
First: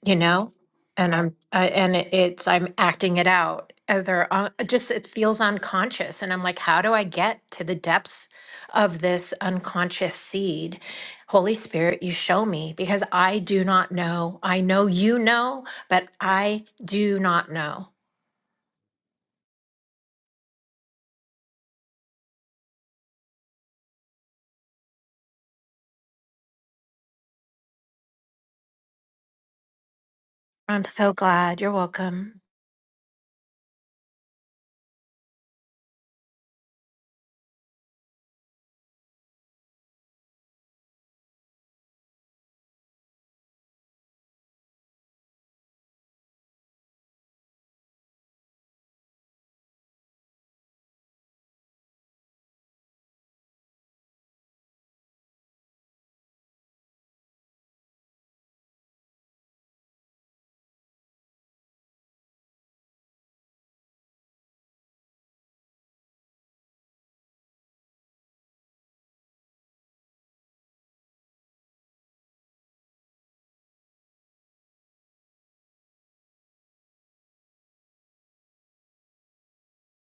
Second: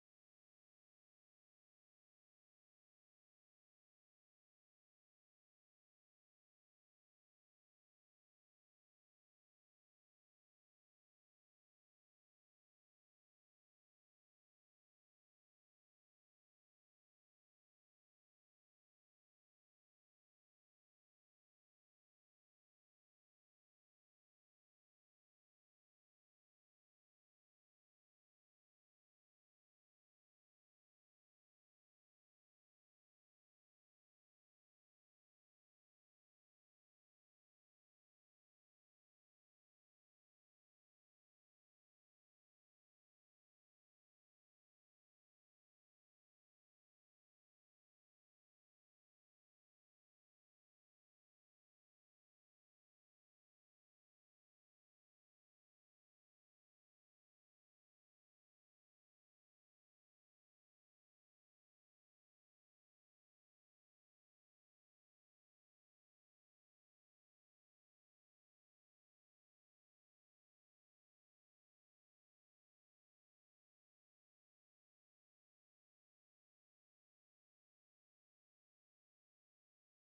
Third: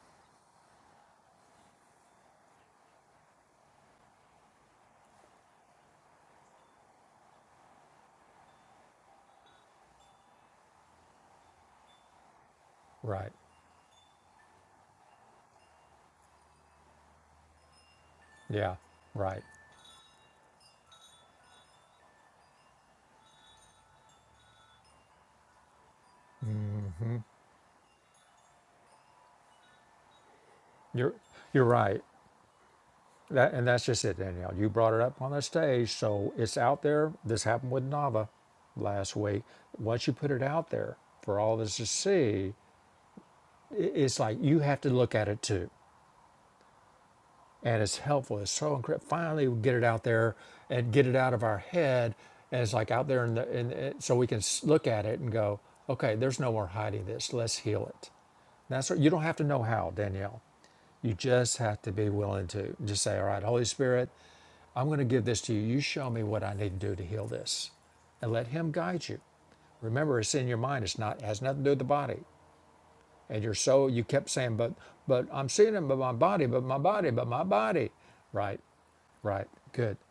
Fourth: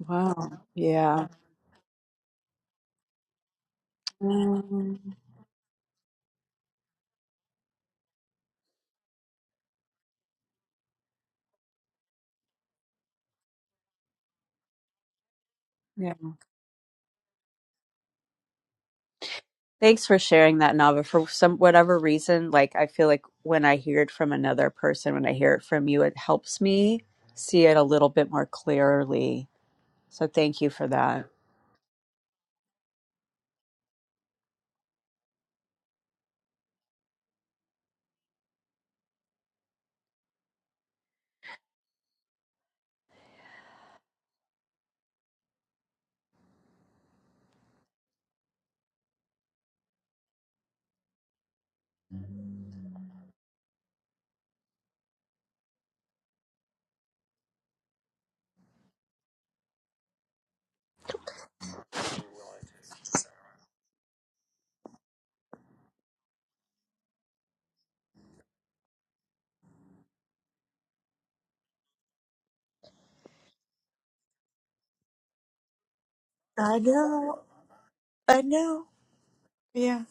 Speaker 2: you know
Speaker 3: Wow.
Speaker 2: and
Speaker 3: Yeah.
Speaker 2: i'm I, and it- it's i'm acting it out either uh, just
Speaker 3: Mm,
Speaker 2: it feels unconscious and i'm like how do i get to the depths of this unconscious seed holy spirit you show me because
Speaker 1: Right.
Speaker 2: i do not know i know you know but
Speaker 3: yeah.
Speaker 2: i do not know
Speaker 1: Yeah. Right.
Speaker 3: Thanks for sharing that, Nava. For some whatever reason, like I feel like when I hear it from another person, when I hear it from you, it helps me see it a little bit more clearly. So thank you
Speaker 2: i'm
Speaker 3: for
Speaker 1: You're
Speaker 2: so
Speaker 3: that.
Speaker 2: glad
Speaker 1: you're
Speaker 2: you're
Speaker 1: right.
Speaker 2: welcome
Speaker 1: That and that's just it, Danielle. You brought it up on the stage, so it's out there. This happened with Nava last week. Once you put it out there for all of us to see, i- it's like you have to look at it too, and it's helpful. It's so incredible. Finally, we get it out there and get it out of our head, and it's like out there in the in, in so we can s- look at it and go, okay, there's no more hiding this. Let's heal it. That's what, you don't have to know how, Danielle. You just have to be willing to just say, all right, Holy Spirit. I'm going to give this to you. You show me what I need to do to heal this. And let him guide you. Remember, it's in your mind. It's not it has nothing to do with the body. And your soul, you kept saying, but but I'm seeing him, but my body, but my
Speaker 3: I
Speaker 1: body, but
Speaker 3: know.
Speaker 1: my body.
Speaker 3: I
Speaker 1: Right,
Speaker 3: know.
Speaker 1: right, good.
Speaker 3: Yeah.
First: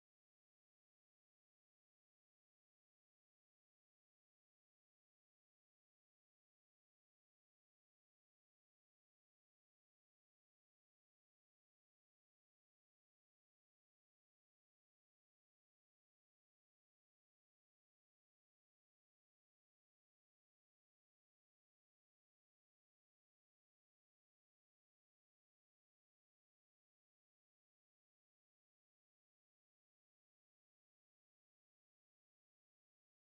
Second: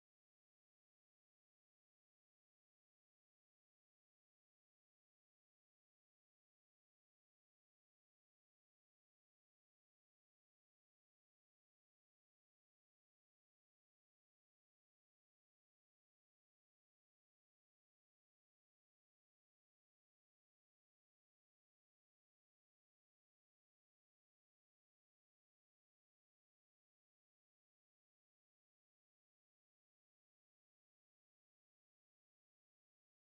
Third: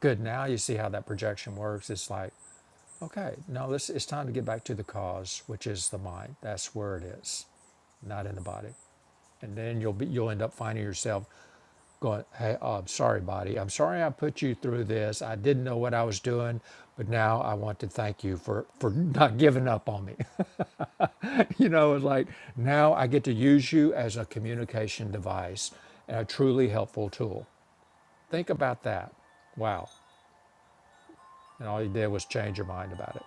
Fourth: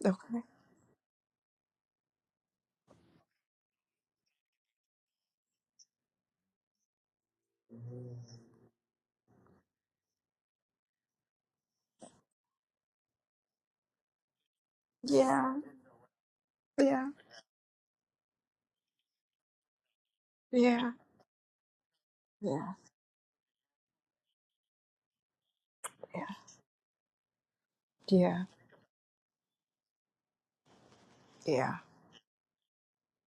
Speaker 1: Good.
Speaker 3: Okay.
Speaker 1: Now you see how that projection works. It's like, okay, no, this it's time to get back to the cause, which is the mind. That's where it is, not in the body and then you'll be you'll end up finding yourself going hey oh, i'm sorry body i'm sorry i put you through this i
Speaker 3: Yeah.
Speaker 1: didn't know what i was doing but
Speaker 3: Yeah.
Speaker 1: now i want to thank you for for not giving up on me
Speaker 3: Yeah.
Speaker 1: you know it's like
Speaker 3: Yeah.
Speaker 1: now i get to use you as a communication device and a
Speaker 3: Yeah.
Speaker 1: truly helpful tool
Speaker 3: Yeah.
Speaker 1: think about that wow and
Speaker 3: Yeah.
Speaker 1: all you did was change your mind about it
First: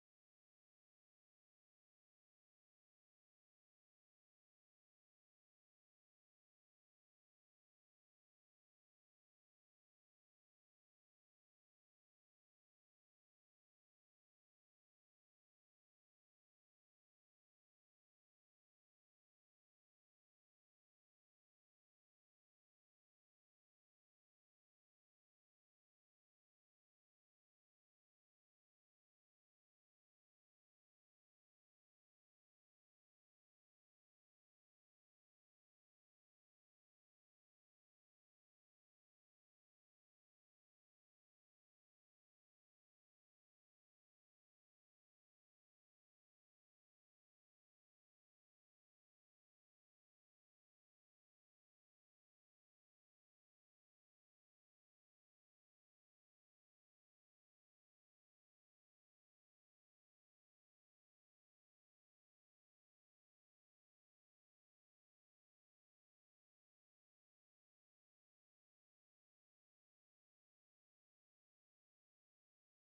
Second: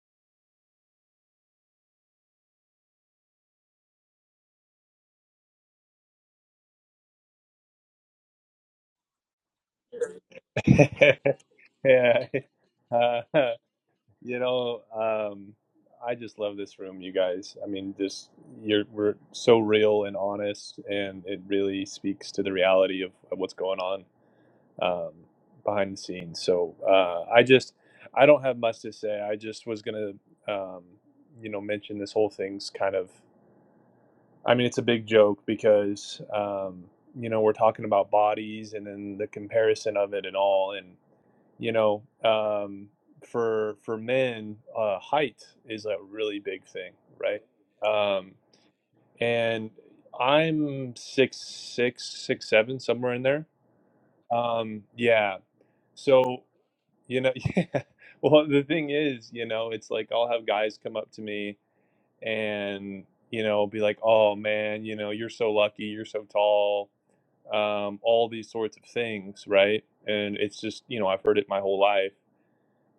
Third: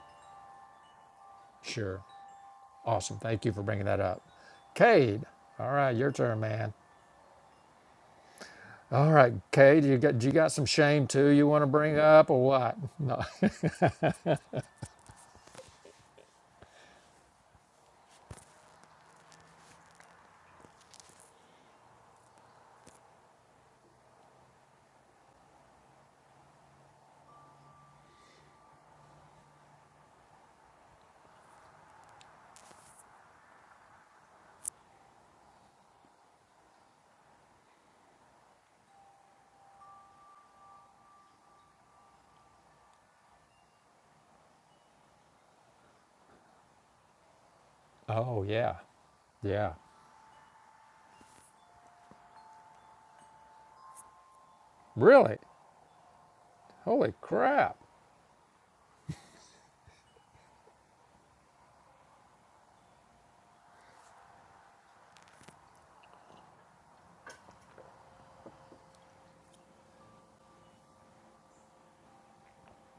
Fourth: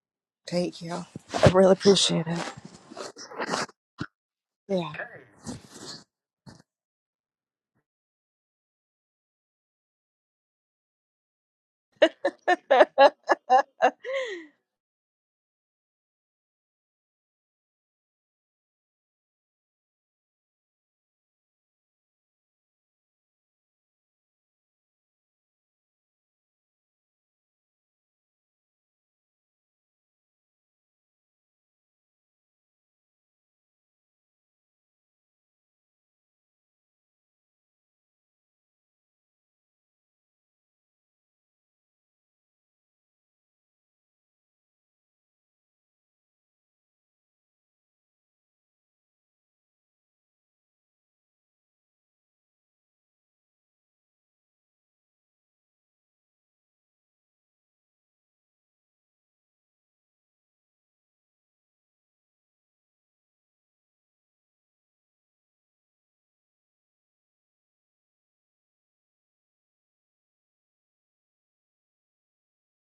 Speaker 3: Thank you. I really
Speaker 1: sure
Speaker 3: appreciate it.
Speaker 1: awesome thank you for bringing that up
Speaker 3: Yeah.
Speaker 1: cade all right your turn man All right, Cade, you got you got some shame too you want to bring
Speaker 4: Yeah.
Speaker 1: up or what? No.
Speaker 4: Uh, you know, um, I just love this room, you guys. I mean, just you're we're so real and honest, and it really speaks to the reality of, of what's going on um, behind the scenes. So uh, I just I don't have much to say. I just was gonna, um, you know, mention this whole thing's kind of. I mean, it's a big joke because um, you know we're talking about bodies and then the comparison of it and all, you know um, for for men uh, height is a really big thing right um,
Speaker 1: Oh yeah,
Speaker 4: and
Speaker 1: yeah.
Speaker 4: i'm six six six seven somewhere in there um,
Speaker 1: Really?
Speaker 4: yeah so
Speaker 1: Holy
Speaker 4: you know
Speaker 1: crap!
Speaker 4: yeah well the thing is you know it's like i'll have guys come up to me and you know be like oh man you know you're so lucky you're so tall um, all these sorts of things right and it's just you know i've heard it my whole life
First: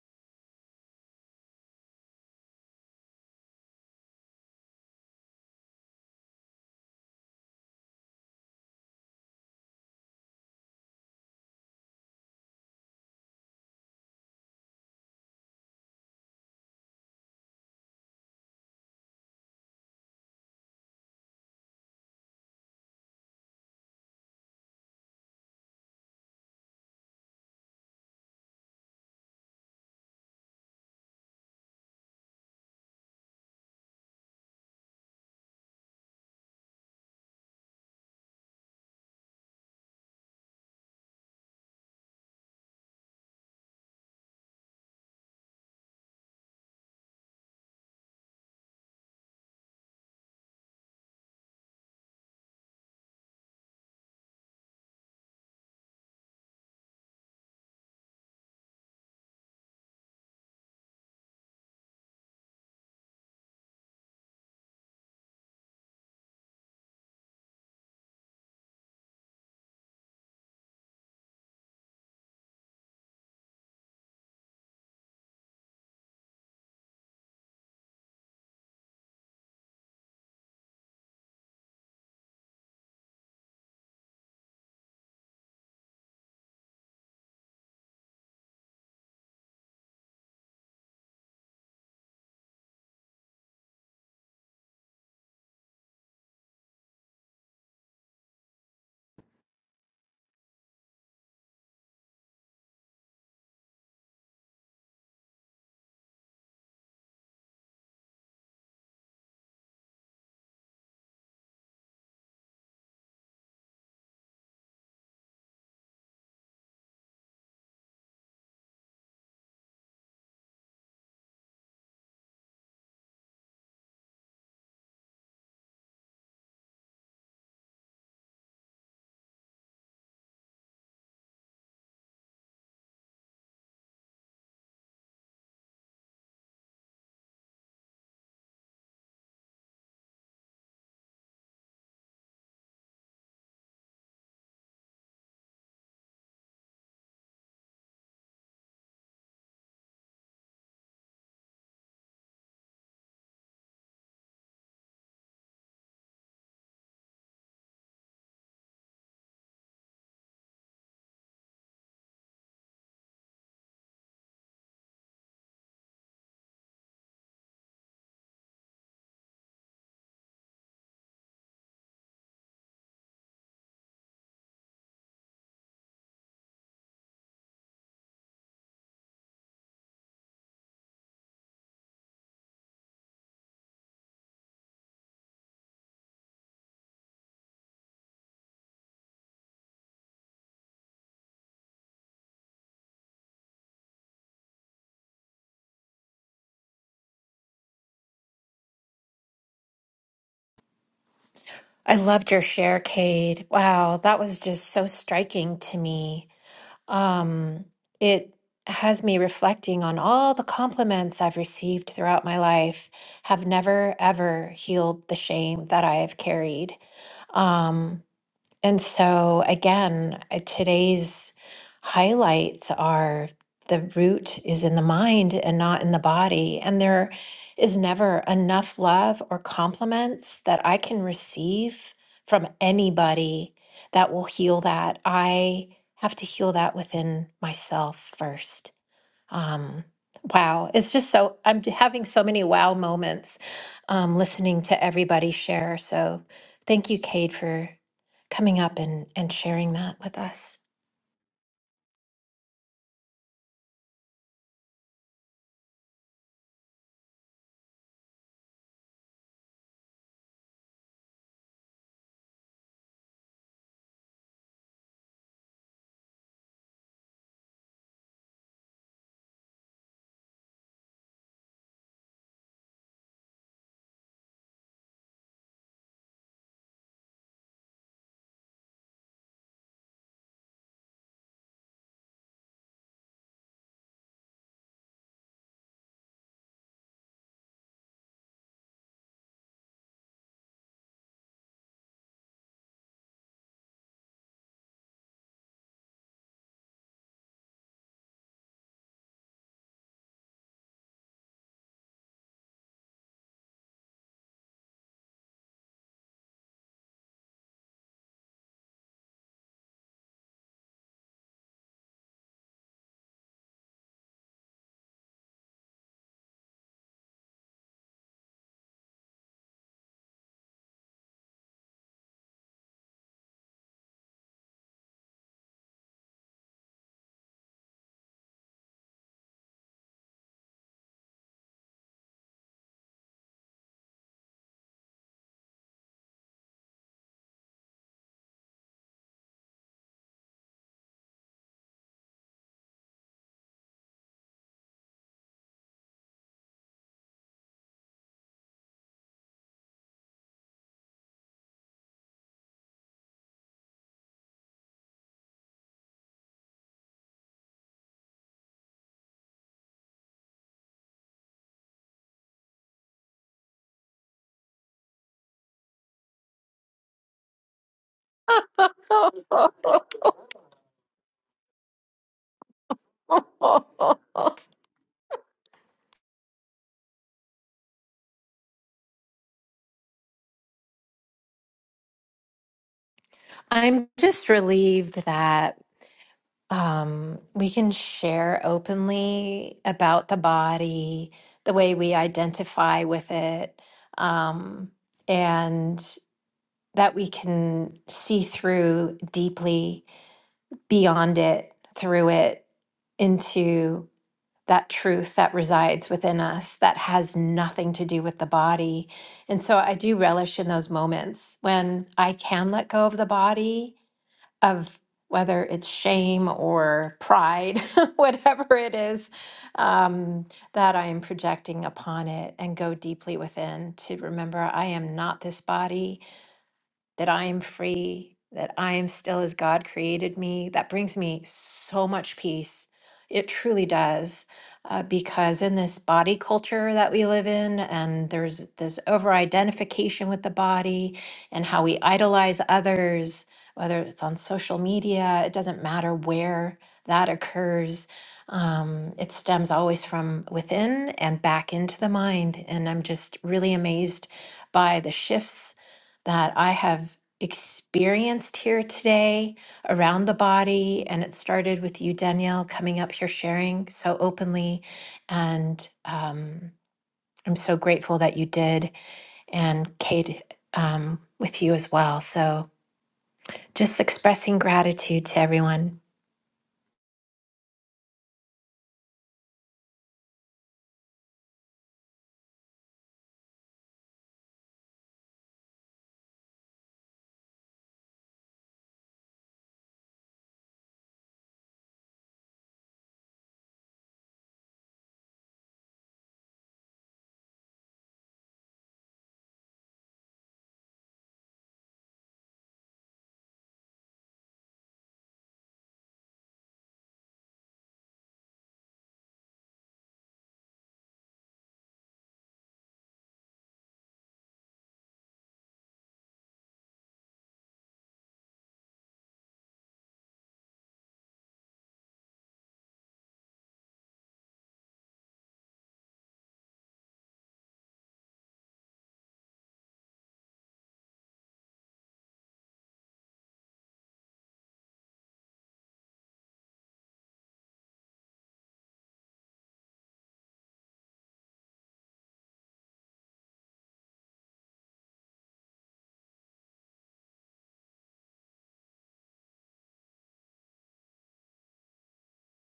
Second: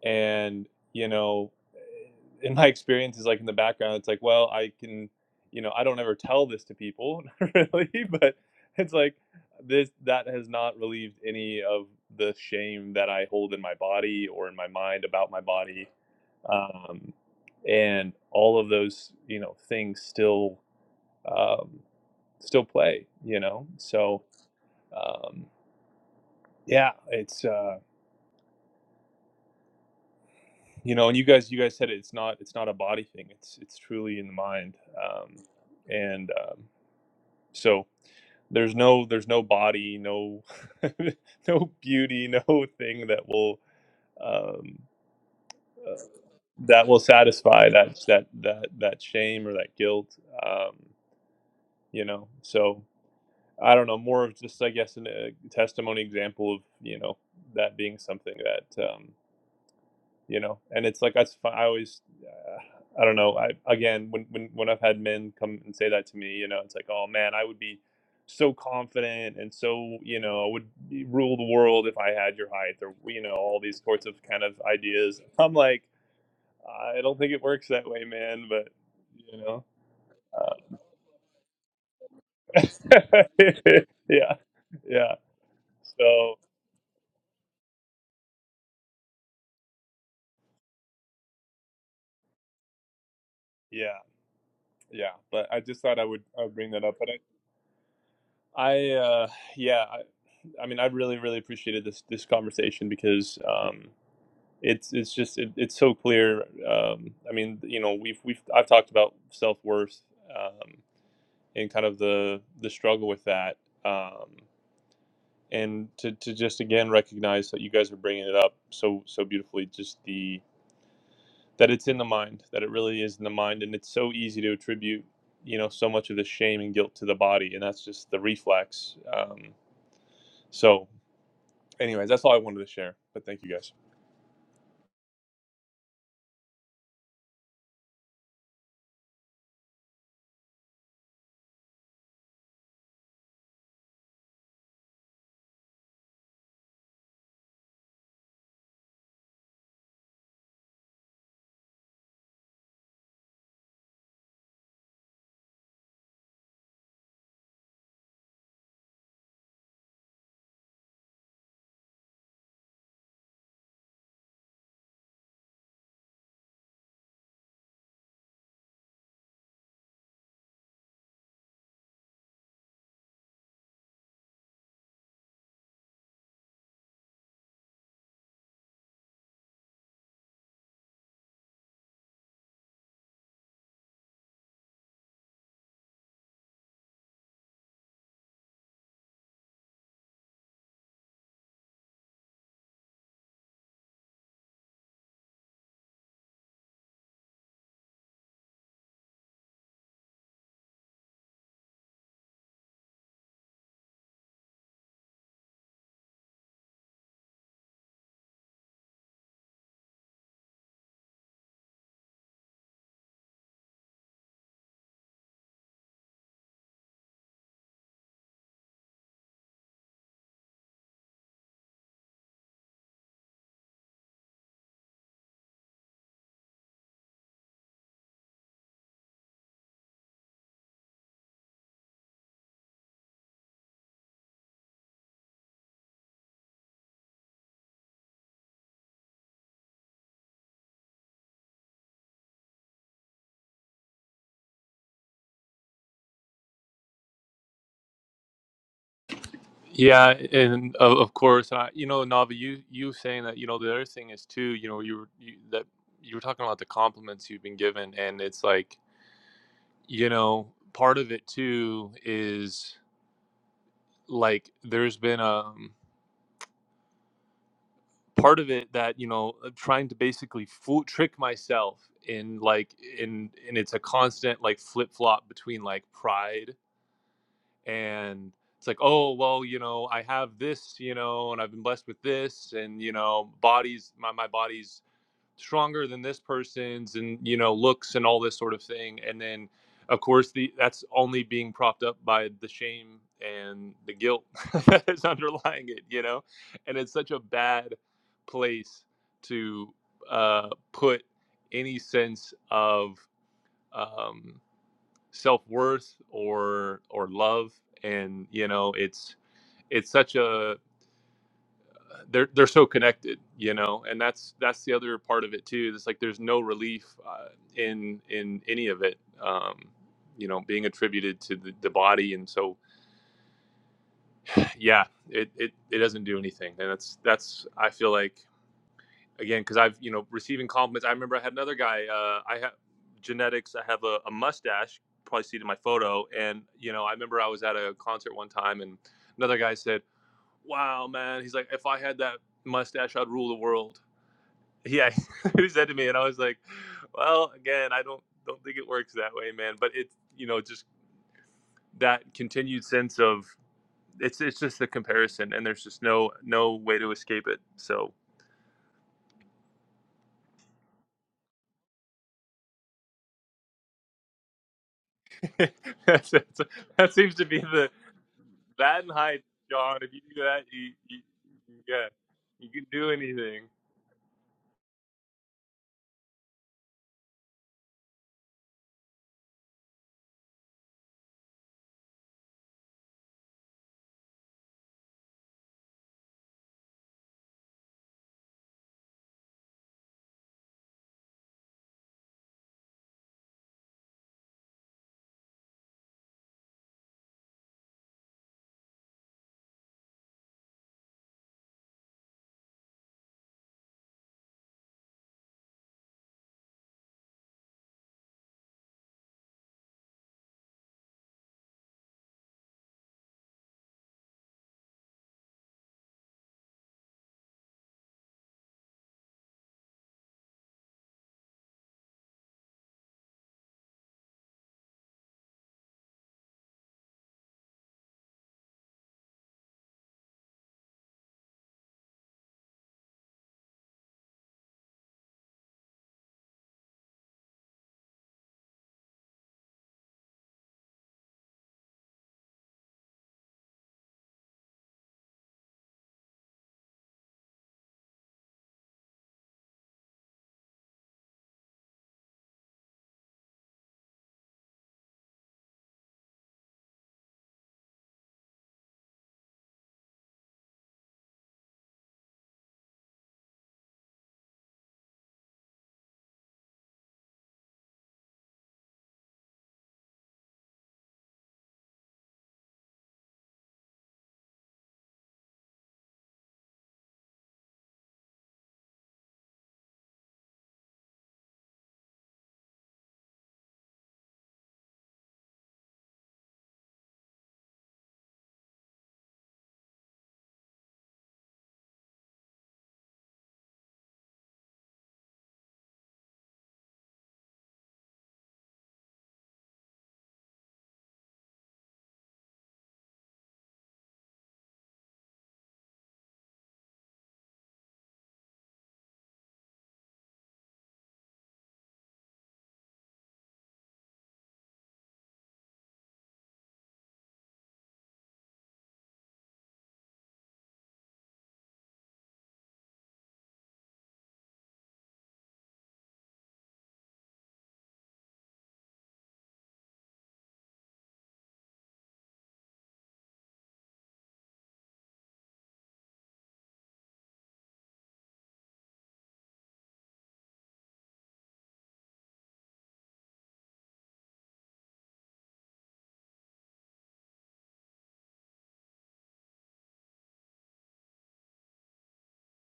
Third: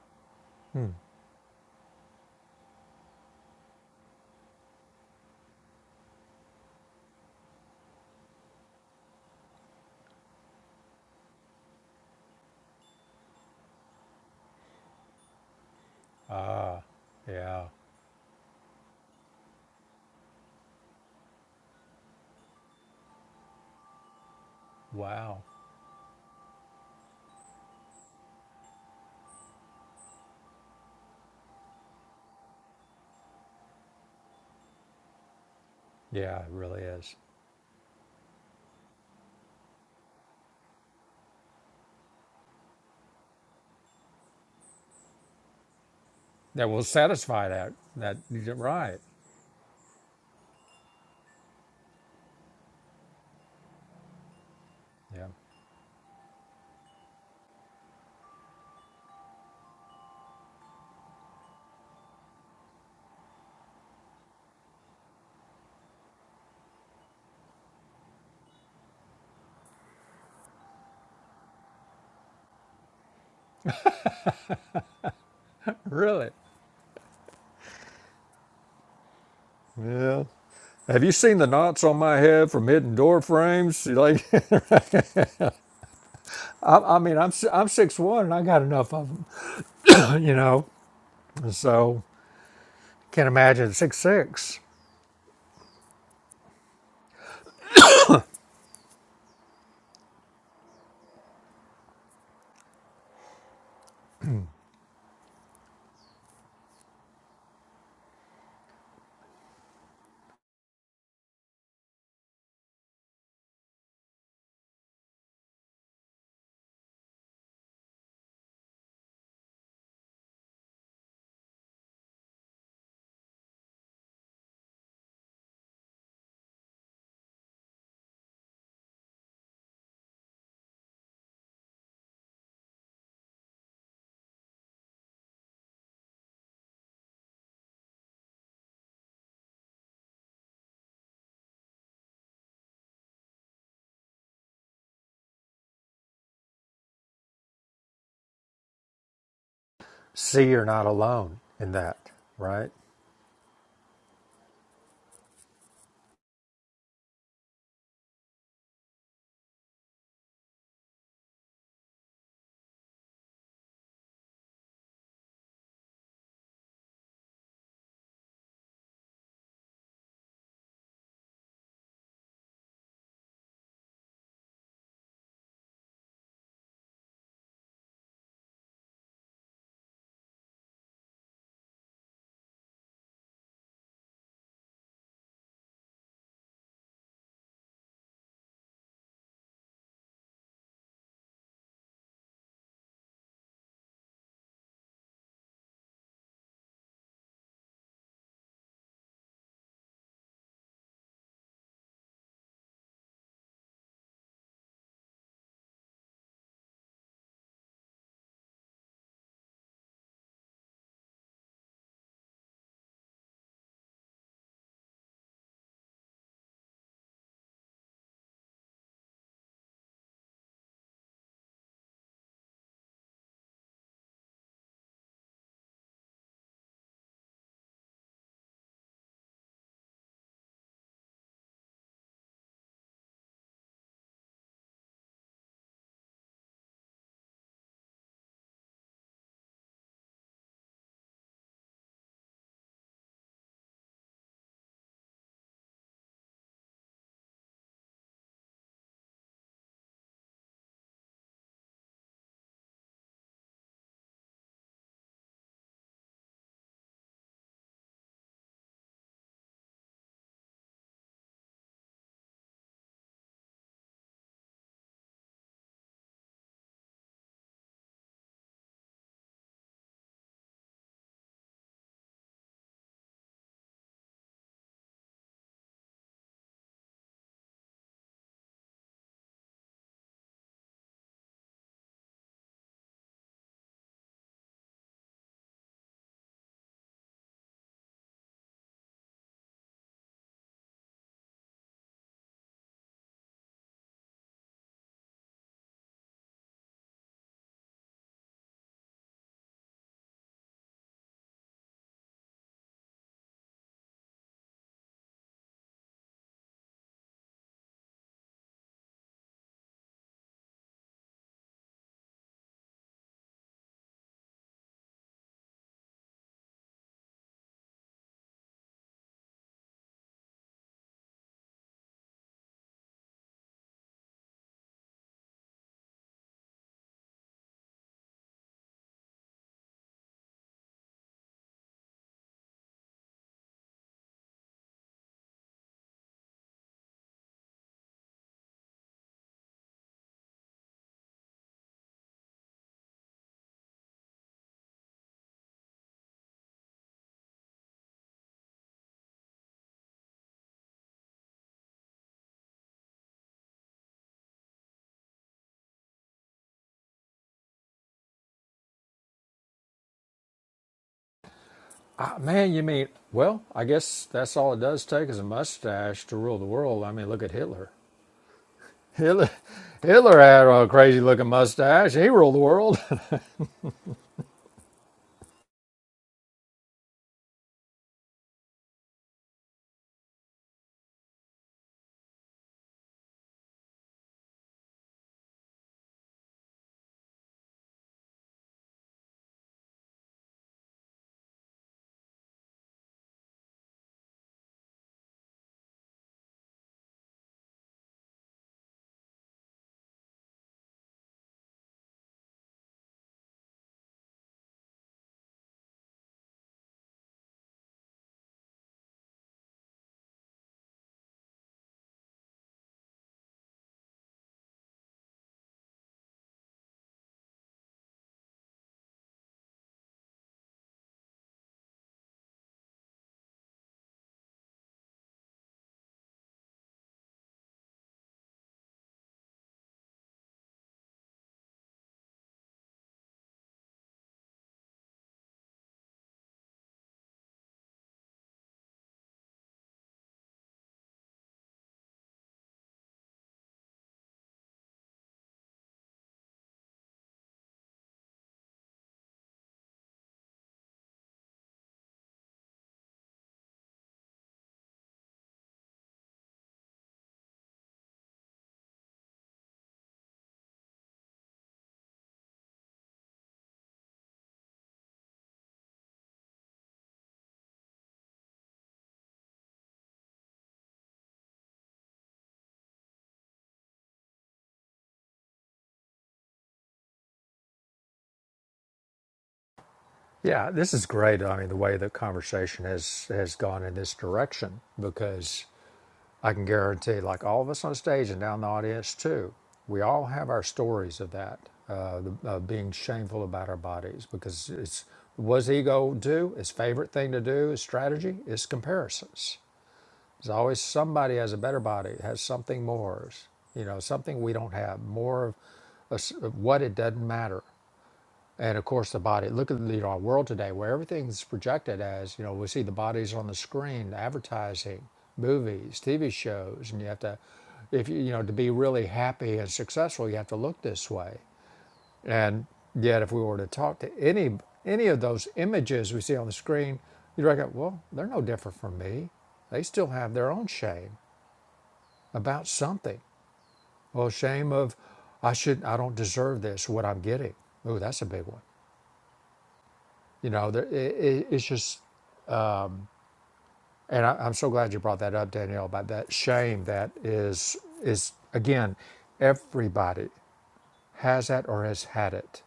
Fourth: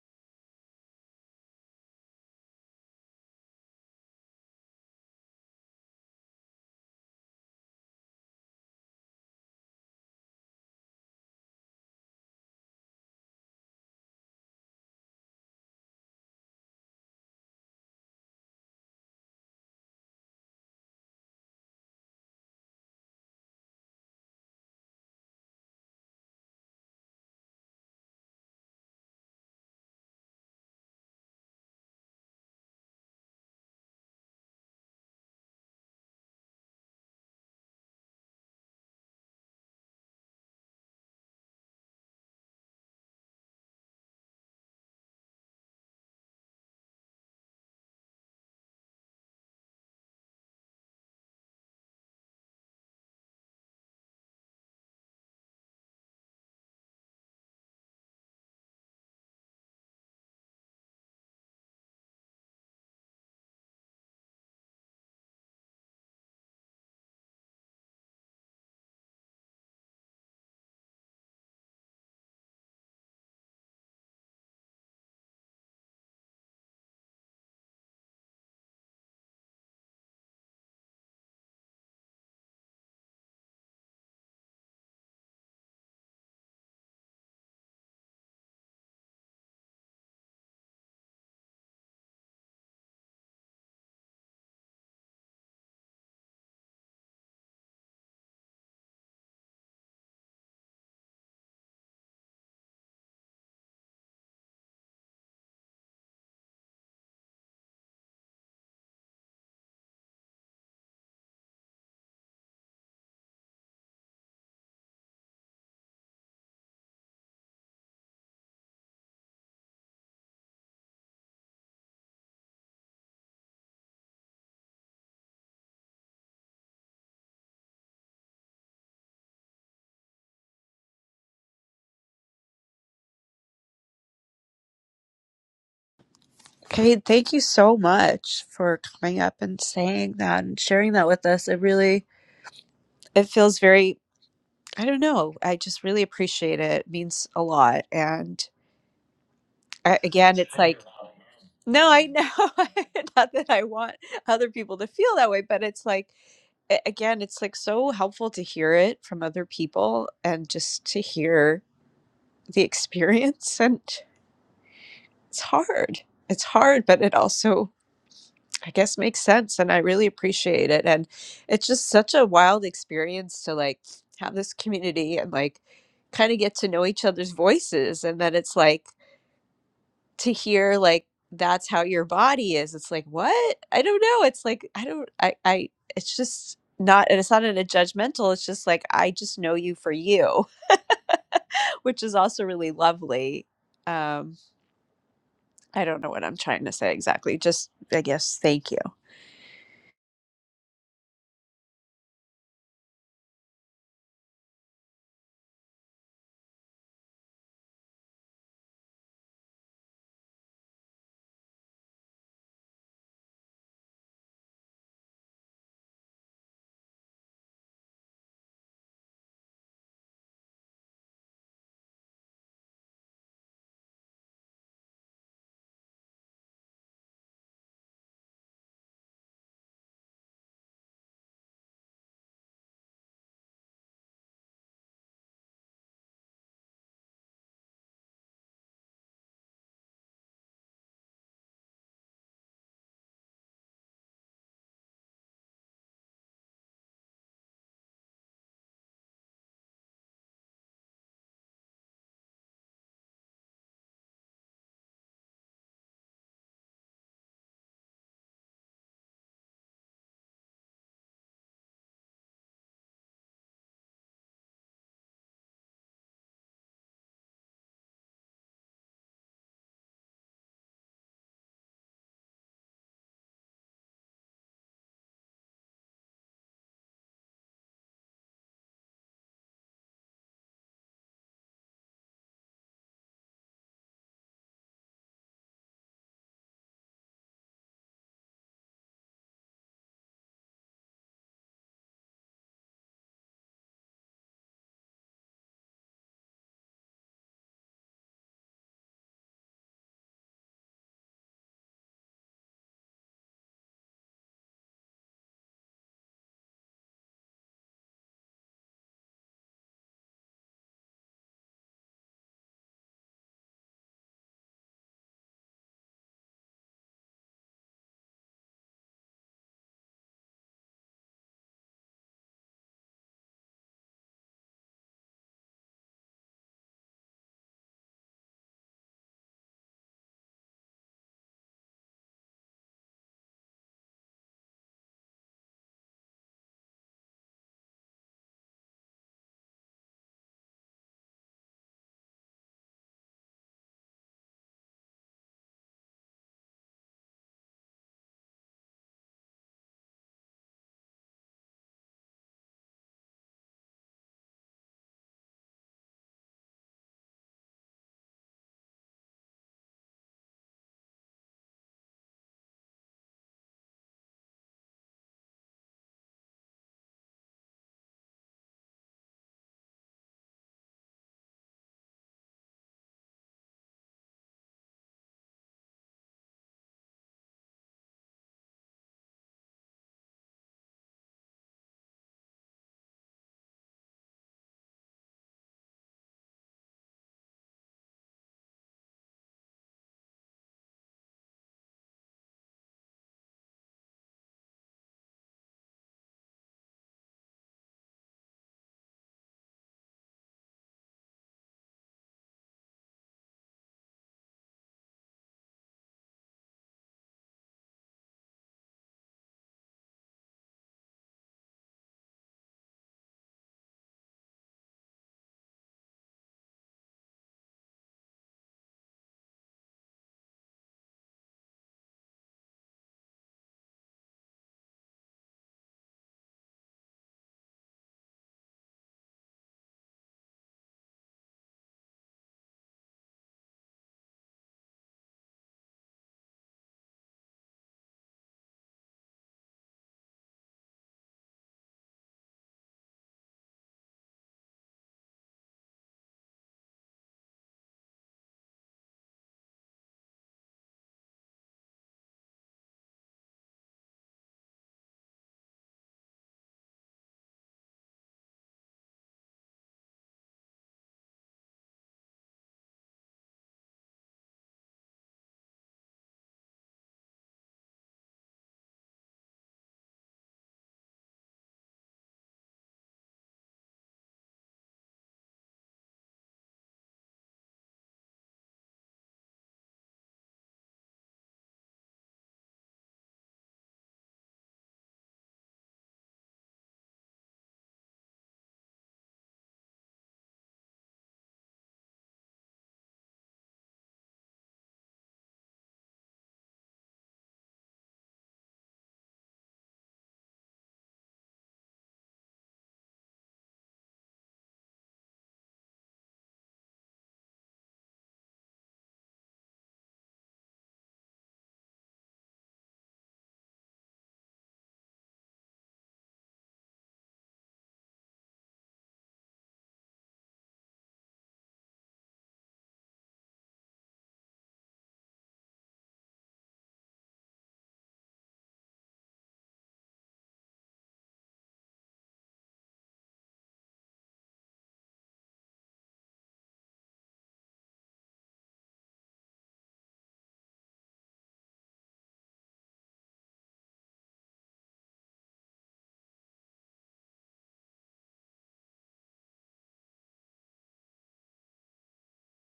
Speaker 4: and you know eh, in my experience is like in the background it's like well i can you know i don't ever tell this to people really but it's like this that has not relieved any of the shame that i hold in my body or in my mind about my body um,
Speaker 1: Yeah.
Speaker 4: and all of those you know things still um, still play you know so
Speaker 1: Wow.
Speaker 4: um, yeah it's uh you know and you guys you guys said it, it's not it's not a body thing it's it's truly in the mind um and
Speaker 1: Yeah, it
Speaker 4: um
Speaker 1: really is.
Speaker 4: so there's no there's no body no no beauty no thing that will um uh,
Speaker 1: That will
Speaker 4: that will
Speaker 1: satisfy
Speaker 4: satisfy
Speaker 1: that.
Speaker 4: that
Speaker 1: That
Speaker 4: that
Speaker 1: you're
Speaker 4: that
Speaker 1: right.
Speaker 4: that shame or that guilt um you know so i don't know more of just i guess an,
Speaker 1: Yeah.
Speaker 4: a testimony example of you know that being something that um, you know and it's like that's fi- i always uh, i don't know i again when, when when i've had men come and say that to me you know it's like oh man i would be so confident and so you know i would rule the world if i had your height or you know all these sorts of kind of ideas i'm like
Speaker 1: Really.
Speaker 4: i don't think it works that way man but you know
Speaker 1: Yeah. Have you seen the knots on my head from
Speaker 4: uh,
Speaker 1: hitting door frames? Like,
Speaker 4: yeah yeah so
Speaker 1: I, I mean, I'm si- I'm six one and I got enough of them, you know. So can't imagine six
Speaker 4: yeah
Speaker 1: six.
Speaker 4: yeah but i just thought i would uh, bring that up but i i uh yeah I mean, I really, really appreciated this this conversation because um, it's it's just it, it's so clear. Um, I mean, you know, we've we've I've talked about self worth um, and kind of the the struggle with that, um, and to to just again recognize that you guys are bringing it up so so beautifully. Just the that it's in the mind, that it really is in the mind, and it's so easy to attribute you know so much of the shame and guilt to the body, and that's just the reflex. Um, so, anyways, that's all I wanted to share. But thank you guys.
Speaker 3: Okay, thank you so much for coming up and saying that and sharing that with us. It really it feels very I don't know. I just really appreciate it. It means a lot. And I, again,
Speaker 1: See,
Speaker 3: it's
Speaker 1: you're
Speaker 3: like
Speaker 1: not alone in
Speaker 3: no,
Speaker 1: that,
Speaker 3: I know.
Speaker 1: right?
Speaker 3: Not that I want other people to feel that way, but it's like a- again, it's like so helpful to hear it from other people and just to hear the experience. And it's hard. It's hard, but it also, I guess, makes sense. And I really appreciate it. And it's just such a wild experience to like have this community and like kind of get to know each other's voices. And then it's like, to hear like that's how your body is it's like what i don't know it's like i don't i i it's just not and it's not in a judgmental it's just like i just know you for you which is also really lovely um i don't know what i'm trying to say exactly just i guess thank you
Speaker 2: i loved your share cade wow that was just so striking to me Um, it has me reflecting on all the compliments I've received throughout my life have never, ever healed the shame that I have carried. Um, and so, again, uh, today's highlights are the root is in the mind and not in the body. And there is never enough love or compliments that I can receive from anybody that will heal that. I have to heal that within myself first. Um, wow, it's just so I'm having so many wow moments um, listening to everybody share. So thank you, Cade, for coming up and and sharing that
Speaker 4: Yeah,
Speaker 2: with us.
Speaker 4: and of, of course, I, you know, Navi, you you saying that, you know, the other thing is too, you know, you were you, that you were talking about the compliments you've been given, and it's like, you know, part of it too is like there's been a part of it that you know of trying to basically fool trick myself in like in and it's a constant like flip flop between like pride and it's like oh well you know i have this you know and i've been blessed with this and you know bodies my, my body's stronger than this person's and you know looks and all this sort of thing and then of course the that's only being propped up by the shame and the guilt that is underlying it you know and it's such a bad place to uh put any sense of um self-worth or or love and you know it's it's such a they're they're so connected you know and that's that's the other part of it too it's like there's no relief uh, in in any of it um you know being attributed to the, the body and so yeah it, it it doesn't do anything and that's that's i feel like again because I've you know receiving compliments. I remember I had another guy. Uh, I have genetics. I have a, a mustache. Probably see it in my photo. And you know, I remember I was at a concert one time, and another guy said, "Wow, man!" He's like, "If I had that mustache, I'd rule the world." Yeah, he said to me, and I was like, "Well, again, I don't don't think it works that way, man." But it's you know just that continued sense of it's it's just the comparison, and there's just no no way to escape it. So
Speaker 1: Ah, man, you mean, well, I guess that's all it does take is a mustache
Speaker 4: that's,
Speaker 1: to rule
Speaker 4: that's,
Speaker 1: the world. I
Speaker 4: that
Speaker 1: mean,
Speaker 4: seems
Speaker 1: look
Speaker 4: to
Speaker 1: at
Speaker 4: be the
Speaker 1: Hitler.
Speaker 4: that and height,
Speaker 1: Hitler,
Speaker 4: John. If you
Speaker 1: Hitler
Speaker 4: do that,
Speaker 1: had a
Speaker 4: you, you,
Speaker 1: crazy looking
Speaker 4: you yeah,
Speaker 1: mustache. He ruled the
Speaker 4: you can
Speaker 1: world.
Speaker 4: do anything.
Speaker 2: I'm just relieved that um, we can share openly about the body, the way we identify with it, um, and that we can see through deeply beyond it, through it, into that truth that resides within us that has nothing to do with the body. And so I do relish in those moments when I can let go of the body, of whether it's shame or pride, whatever it is um, that I am projecting upon it, and go deeply within to remember I am not this body that I am free, that I am still as God created me. That brings me so much peace. It truly does. Uh, because in this body culture that we live in, and there's this over identification with the body and how we idolize others, whether it's on social media, it doesn't matter where that occurs. Um, it stems always from within and back into the mind. And I'm just really amazed by the shifts that I have experienced here today around the body. And it started with you, Danielle, coming up here sharing so openly. And um, I'm so grateful that you did, and Kate um, with you as well. So just expressing gratitude to everyone.
Speaker 1: yeah, this is great. I mean, the way the conversation has, has gone in this direction because I can guarantee, like all of us on stage and down in the audience too, we all have our stories of that, uh, the- of being shameful about our bodies because it's what does ego do? His favorite thing to do, his strategy, is comparisons There's always somebody has a better body, has something more, you know, something we don't have, more of, us- of what it doesn't matter. And of course, the body. Look at you know, our world today, where everything's projected as you know, we see the bodies on the screen, advertising, movies, TV shows, and you have to, if you you know, to be really happy and successful, you have to look this way. And yet, if we were to talk to any any of those images we see on the screen, you'd reckon, well, they're no different from me. They still have their own shame. About something. Well, shame of I should I don't deserve this. What I'm getting. Oh, that's a big one. You know, there, it, it, it's just. And I, I'm so glad you brought that up, Danielle, about that shame that is is again, everybody has that or has had it.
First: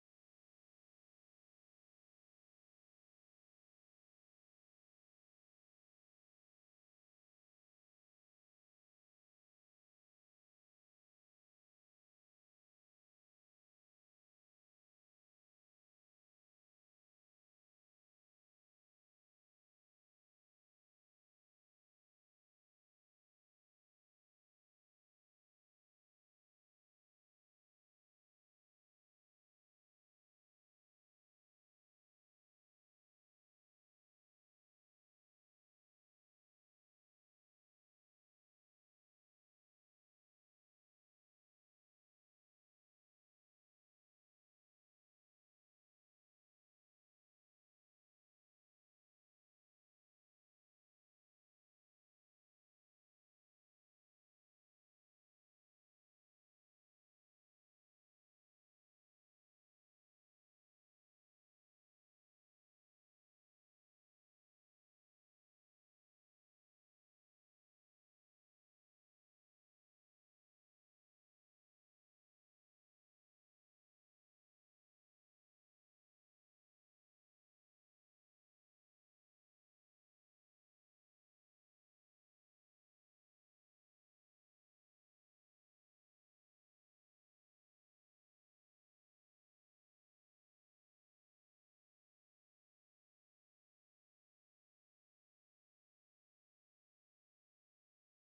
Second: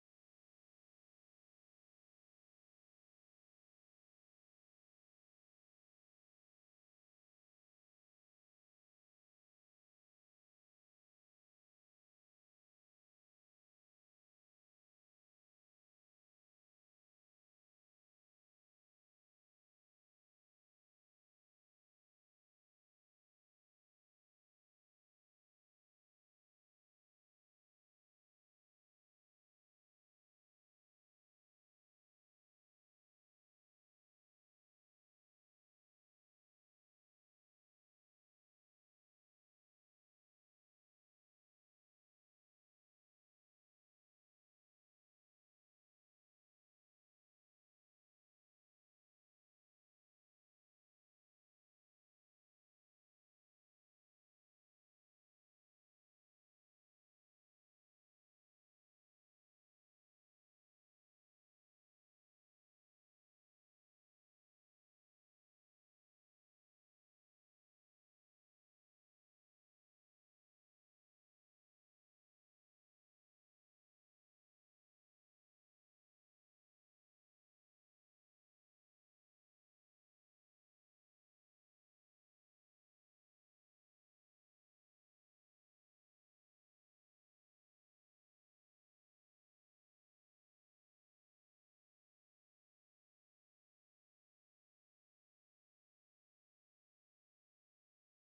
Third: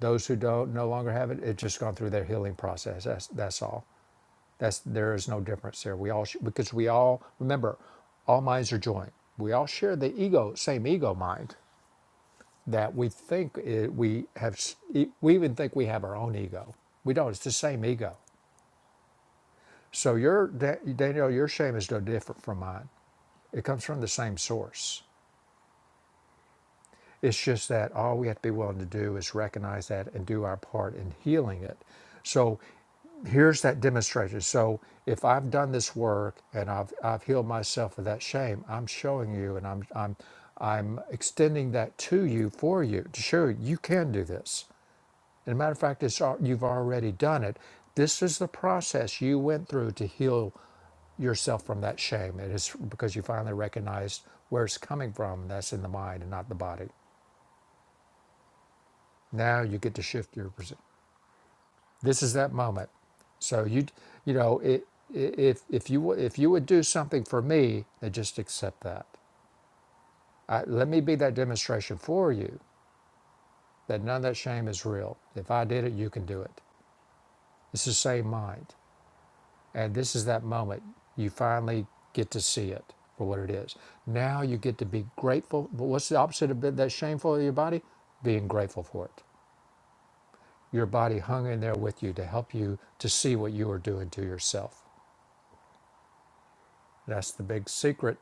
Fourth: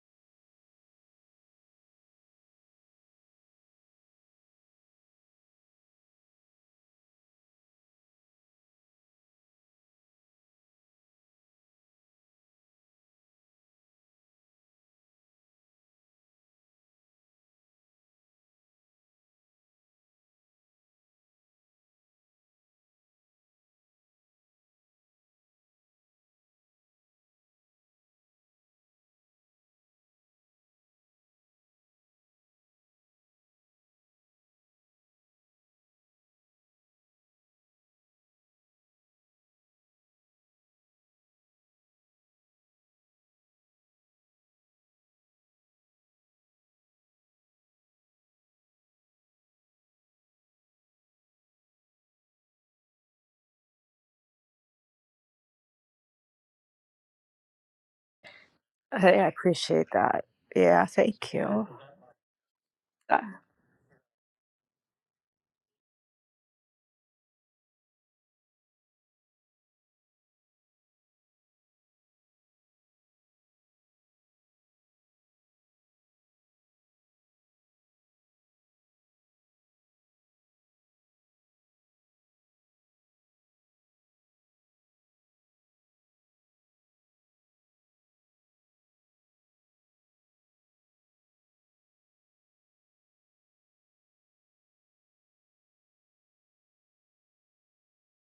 Speaker 1: Those who don't no longer have it, it's just gone through their healing process. That's that's all. That's there is no difference there. We all sh- because we all remember, all minds are joined. We all share the ego, same ego mind. that we think i we have, e- we even think we have our own ego. We don't. It's the same ego. So your Daniel, your shame is no different from mine. It comes from the same source. It's just that all we have to be willing to do is recognize that and do our part in healing it. So here's that demonstration. So if I've done this work and I've I've healed myself of that shame, I'm showing you and I'm I'm I'm extending that to you for you to show you you can do this. As a matter of fact, it's, al- you've already done it. This is the process you went through to heal yourself from that shame. It is because you finally recognized where it's coming from. and That's in the mind and not the body.
Speaker 3: I I
Speaker 1: Now you
Speaker 3: appreciate
Speaker 1: get to
Speaker 3: that.
Speaker 1: shift your. perce-
Speaker 3: Yeah, thank you.
Speaker 1: This is that moment. So you, you know, it, i- if if you w- if you would do something for me, then just accept that. I, let me be that demonstration for you that none of that shame is real. If I did it, you can do it. It's the same mind. And this is that moment you finally get to see it for what it is. Now you get to be grateful. But what's the opposite of that shameful of your body? Being grateful for it. Your body hung in there with you to help you to see what you are doing to yourself. That's the big secret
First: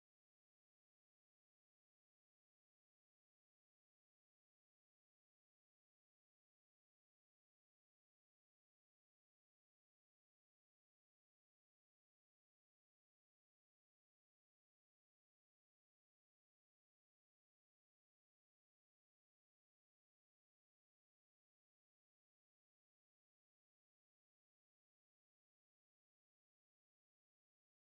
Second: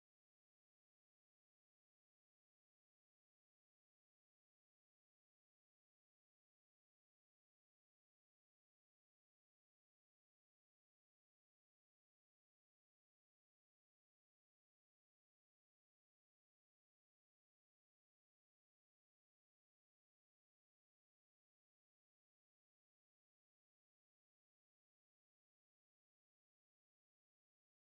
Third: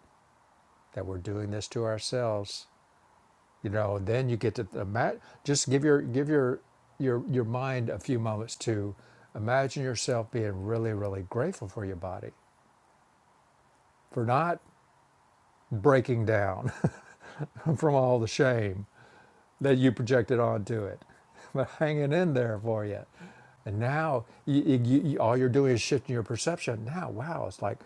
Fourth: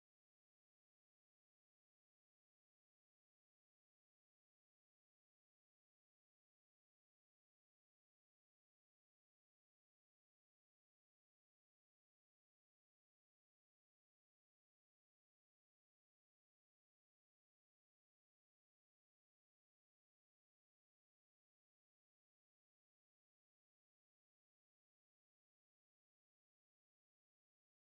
Speaker 1: that we're doing this to ourselves. You know, then you get to imagine, just give your give your your your mind a few moments to imagine yourself being really really grateful for your body for not breaking down from all the shame that you projected onto it, but hanging in there for you. And now you, you, you, all you're doing is shifting your perception. Now, wow, it's like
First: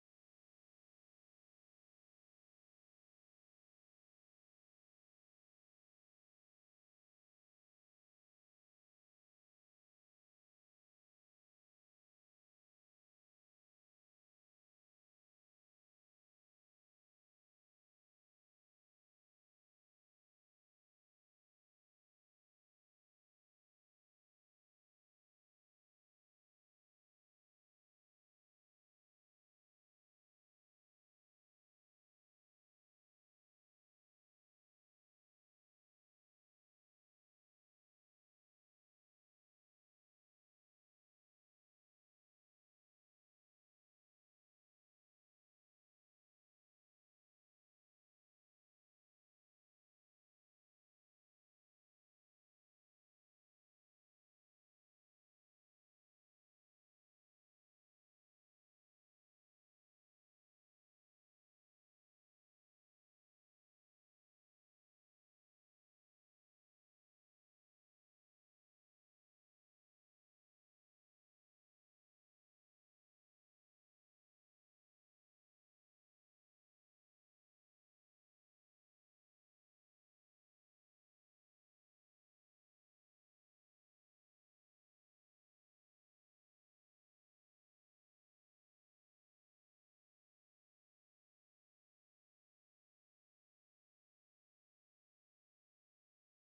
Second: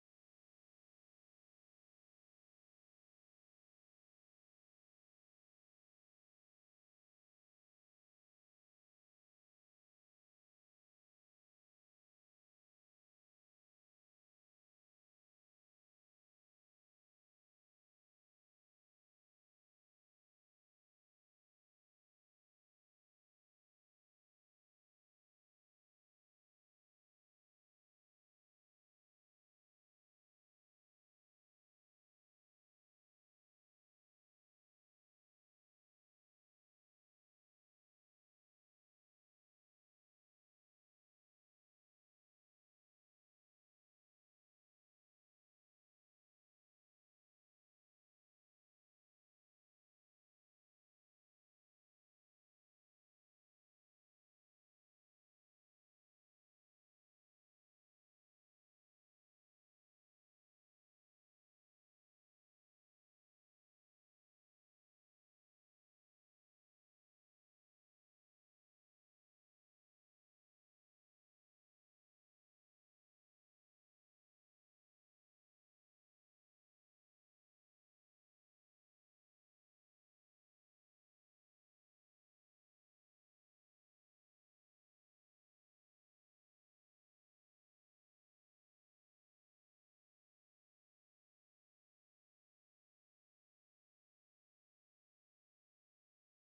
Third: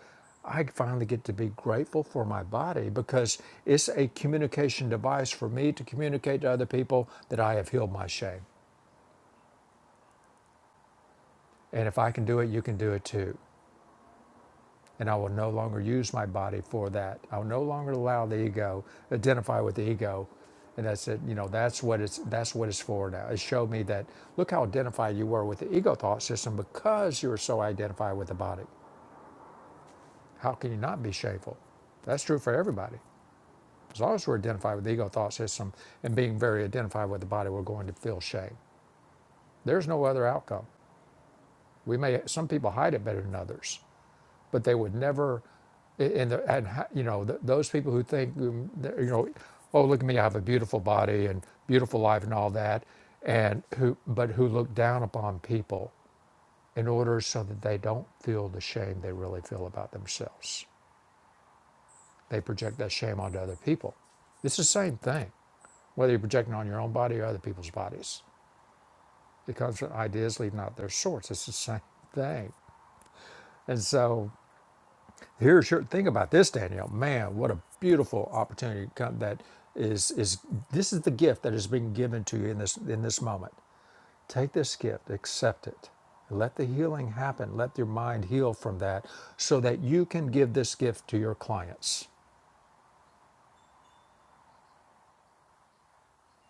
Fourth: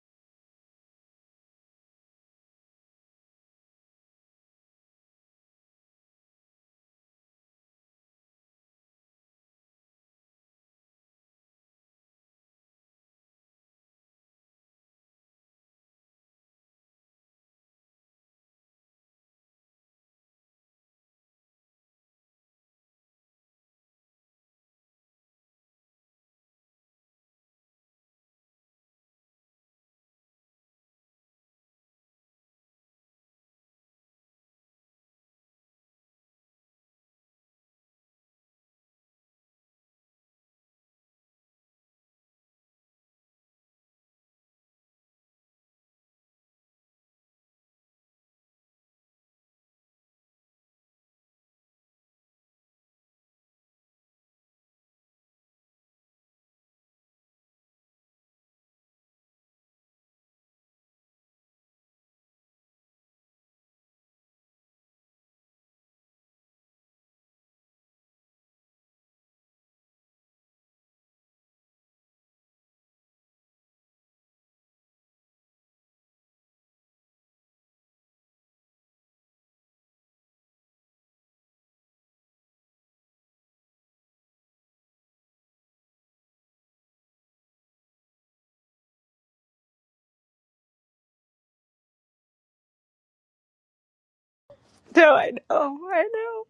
Speaker 1: I finally get to be grateful for my body because it's a communication device for me to communicate to other people that I have healed my shame. And if I can do it, you can do it too. and I will no longer use my body for that. I will no longer allow the ego identify with the ego, and that's it. You know, that's what it's that's what it's for now. It showed me that look how identified you were with the ego thought system because you were so identified with the body. How can you not be shameful? That's true for everybody. As long as we're identified with the ego thought system and being very identified with the body, we're going to feel shame. There's no other outcome. We may some people hide it better than others. but they would never, and, the, and you know, th- those people who think, um, you know, oh, look at me, I have a beautiful body and beautiful life and all that, and who, but who look down upon people in order so that they don't feel the shame they really feel about themselves. They project that shame onto other people. It's the same thing, whether you're projecting on your own body or other people's bodies. It comes from ideas leaving out their source. It's the same thing. And so Here's your thing about this, Danielle. Man, what a beautiful opportunity come- that is is this is the gift that is being given to you in this in this moment. Take this gift, accept it. Let the healing happen. Let your mind heal from that so that you can give this gift to your clients.
Speaker 3: No, I know, I know,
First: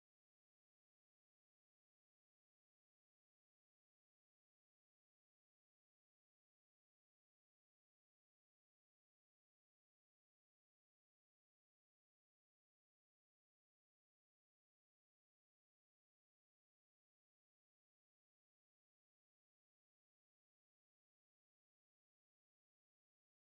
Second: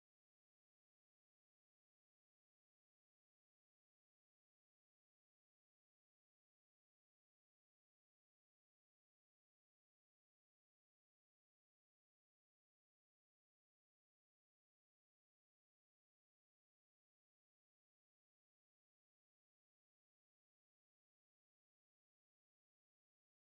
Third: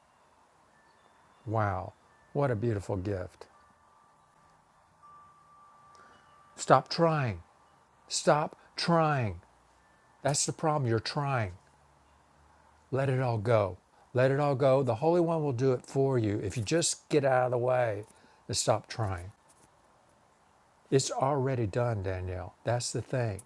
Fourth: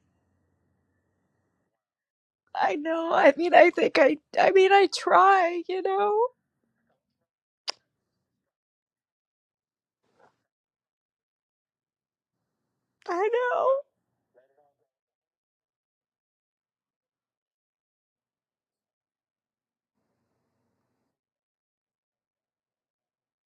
Speaker 1: Wow, what a
Speaker 3: I
Speaker 1: beautiful
Speaker 3: know. I
Speaker 1: gift.
Speaker 3: mean, I think I, I mean, I try, you know,
Speaker 1: Stop trying. Stop trying. That's the problem. You're trying. Let it
Speaker 3: I
Speaker 1: all
Speaker 3: know.
Speaker 1: go. Let it all go. The Holy One will do it for you if you just get out of the way and stop trying. It's already done, Danielle. That's the thing.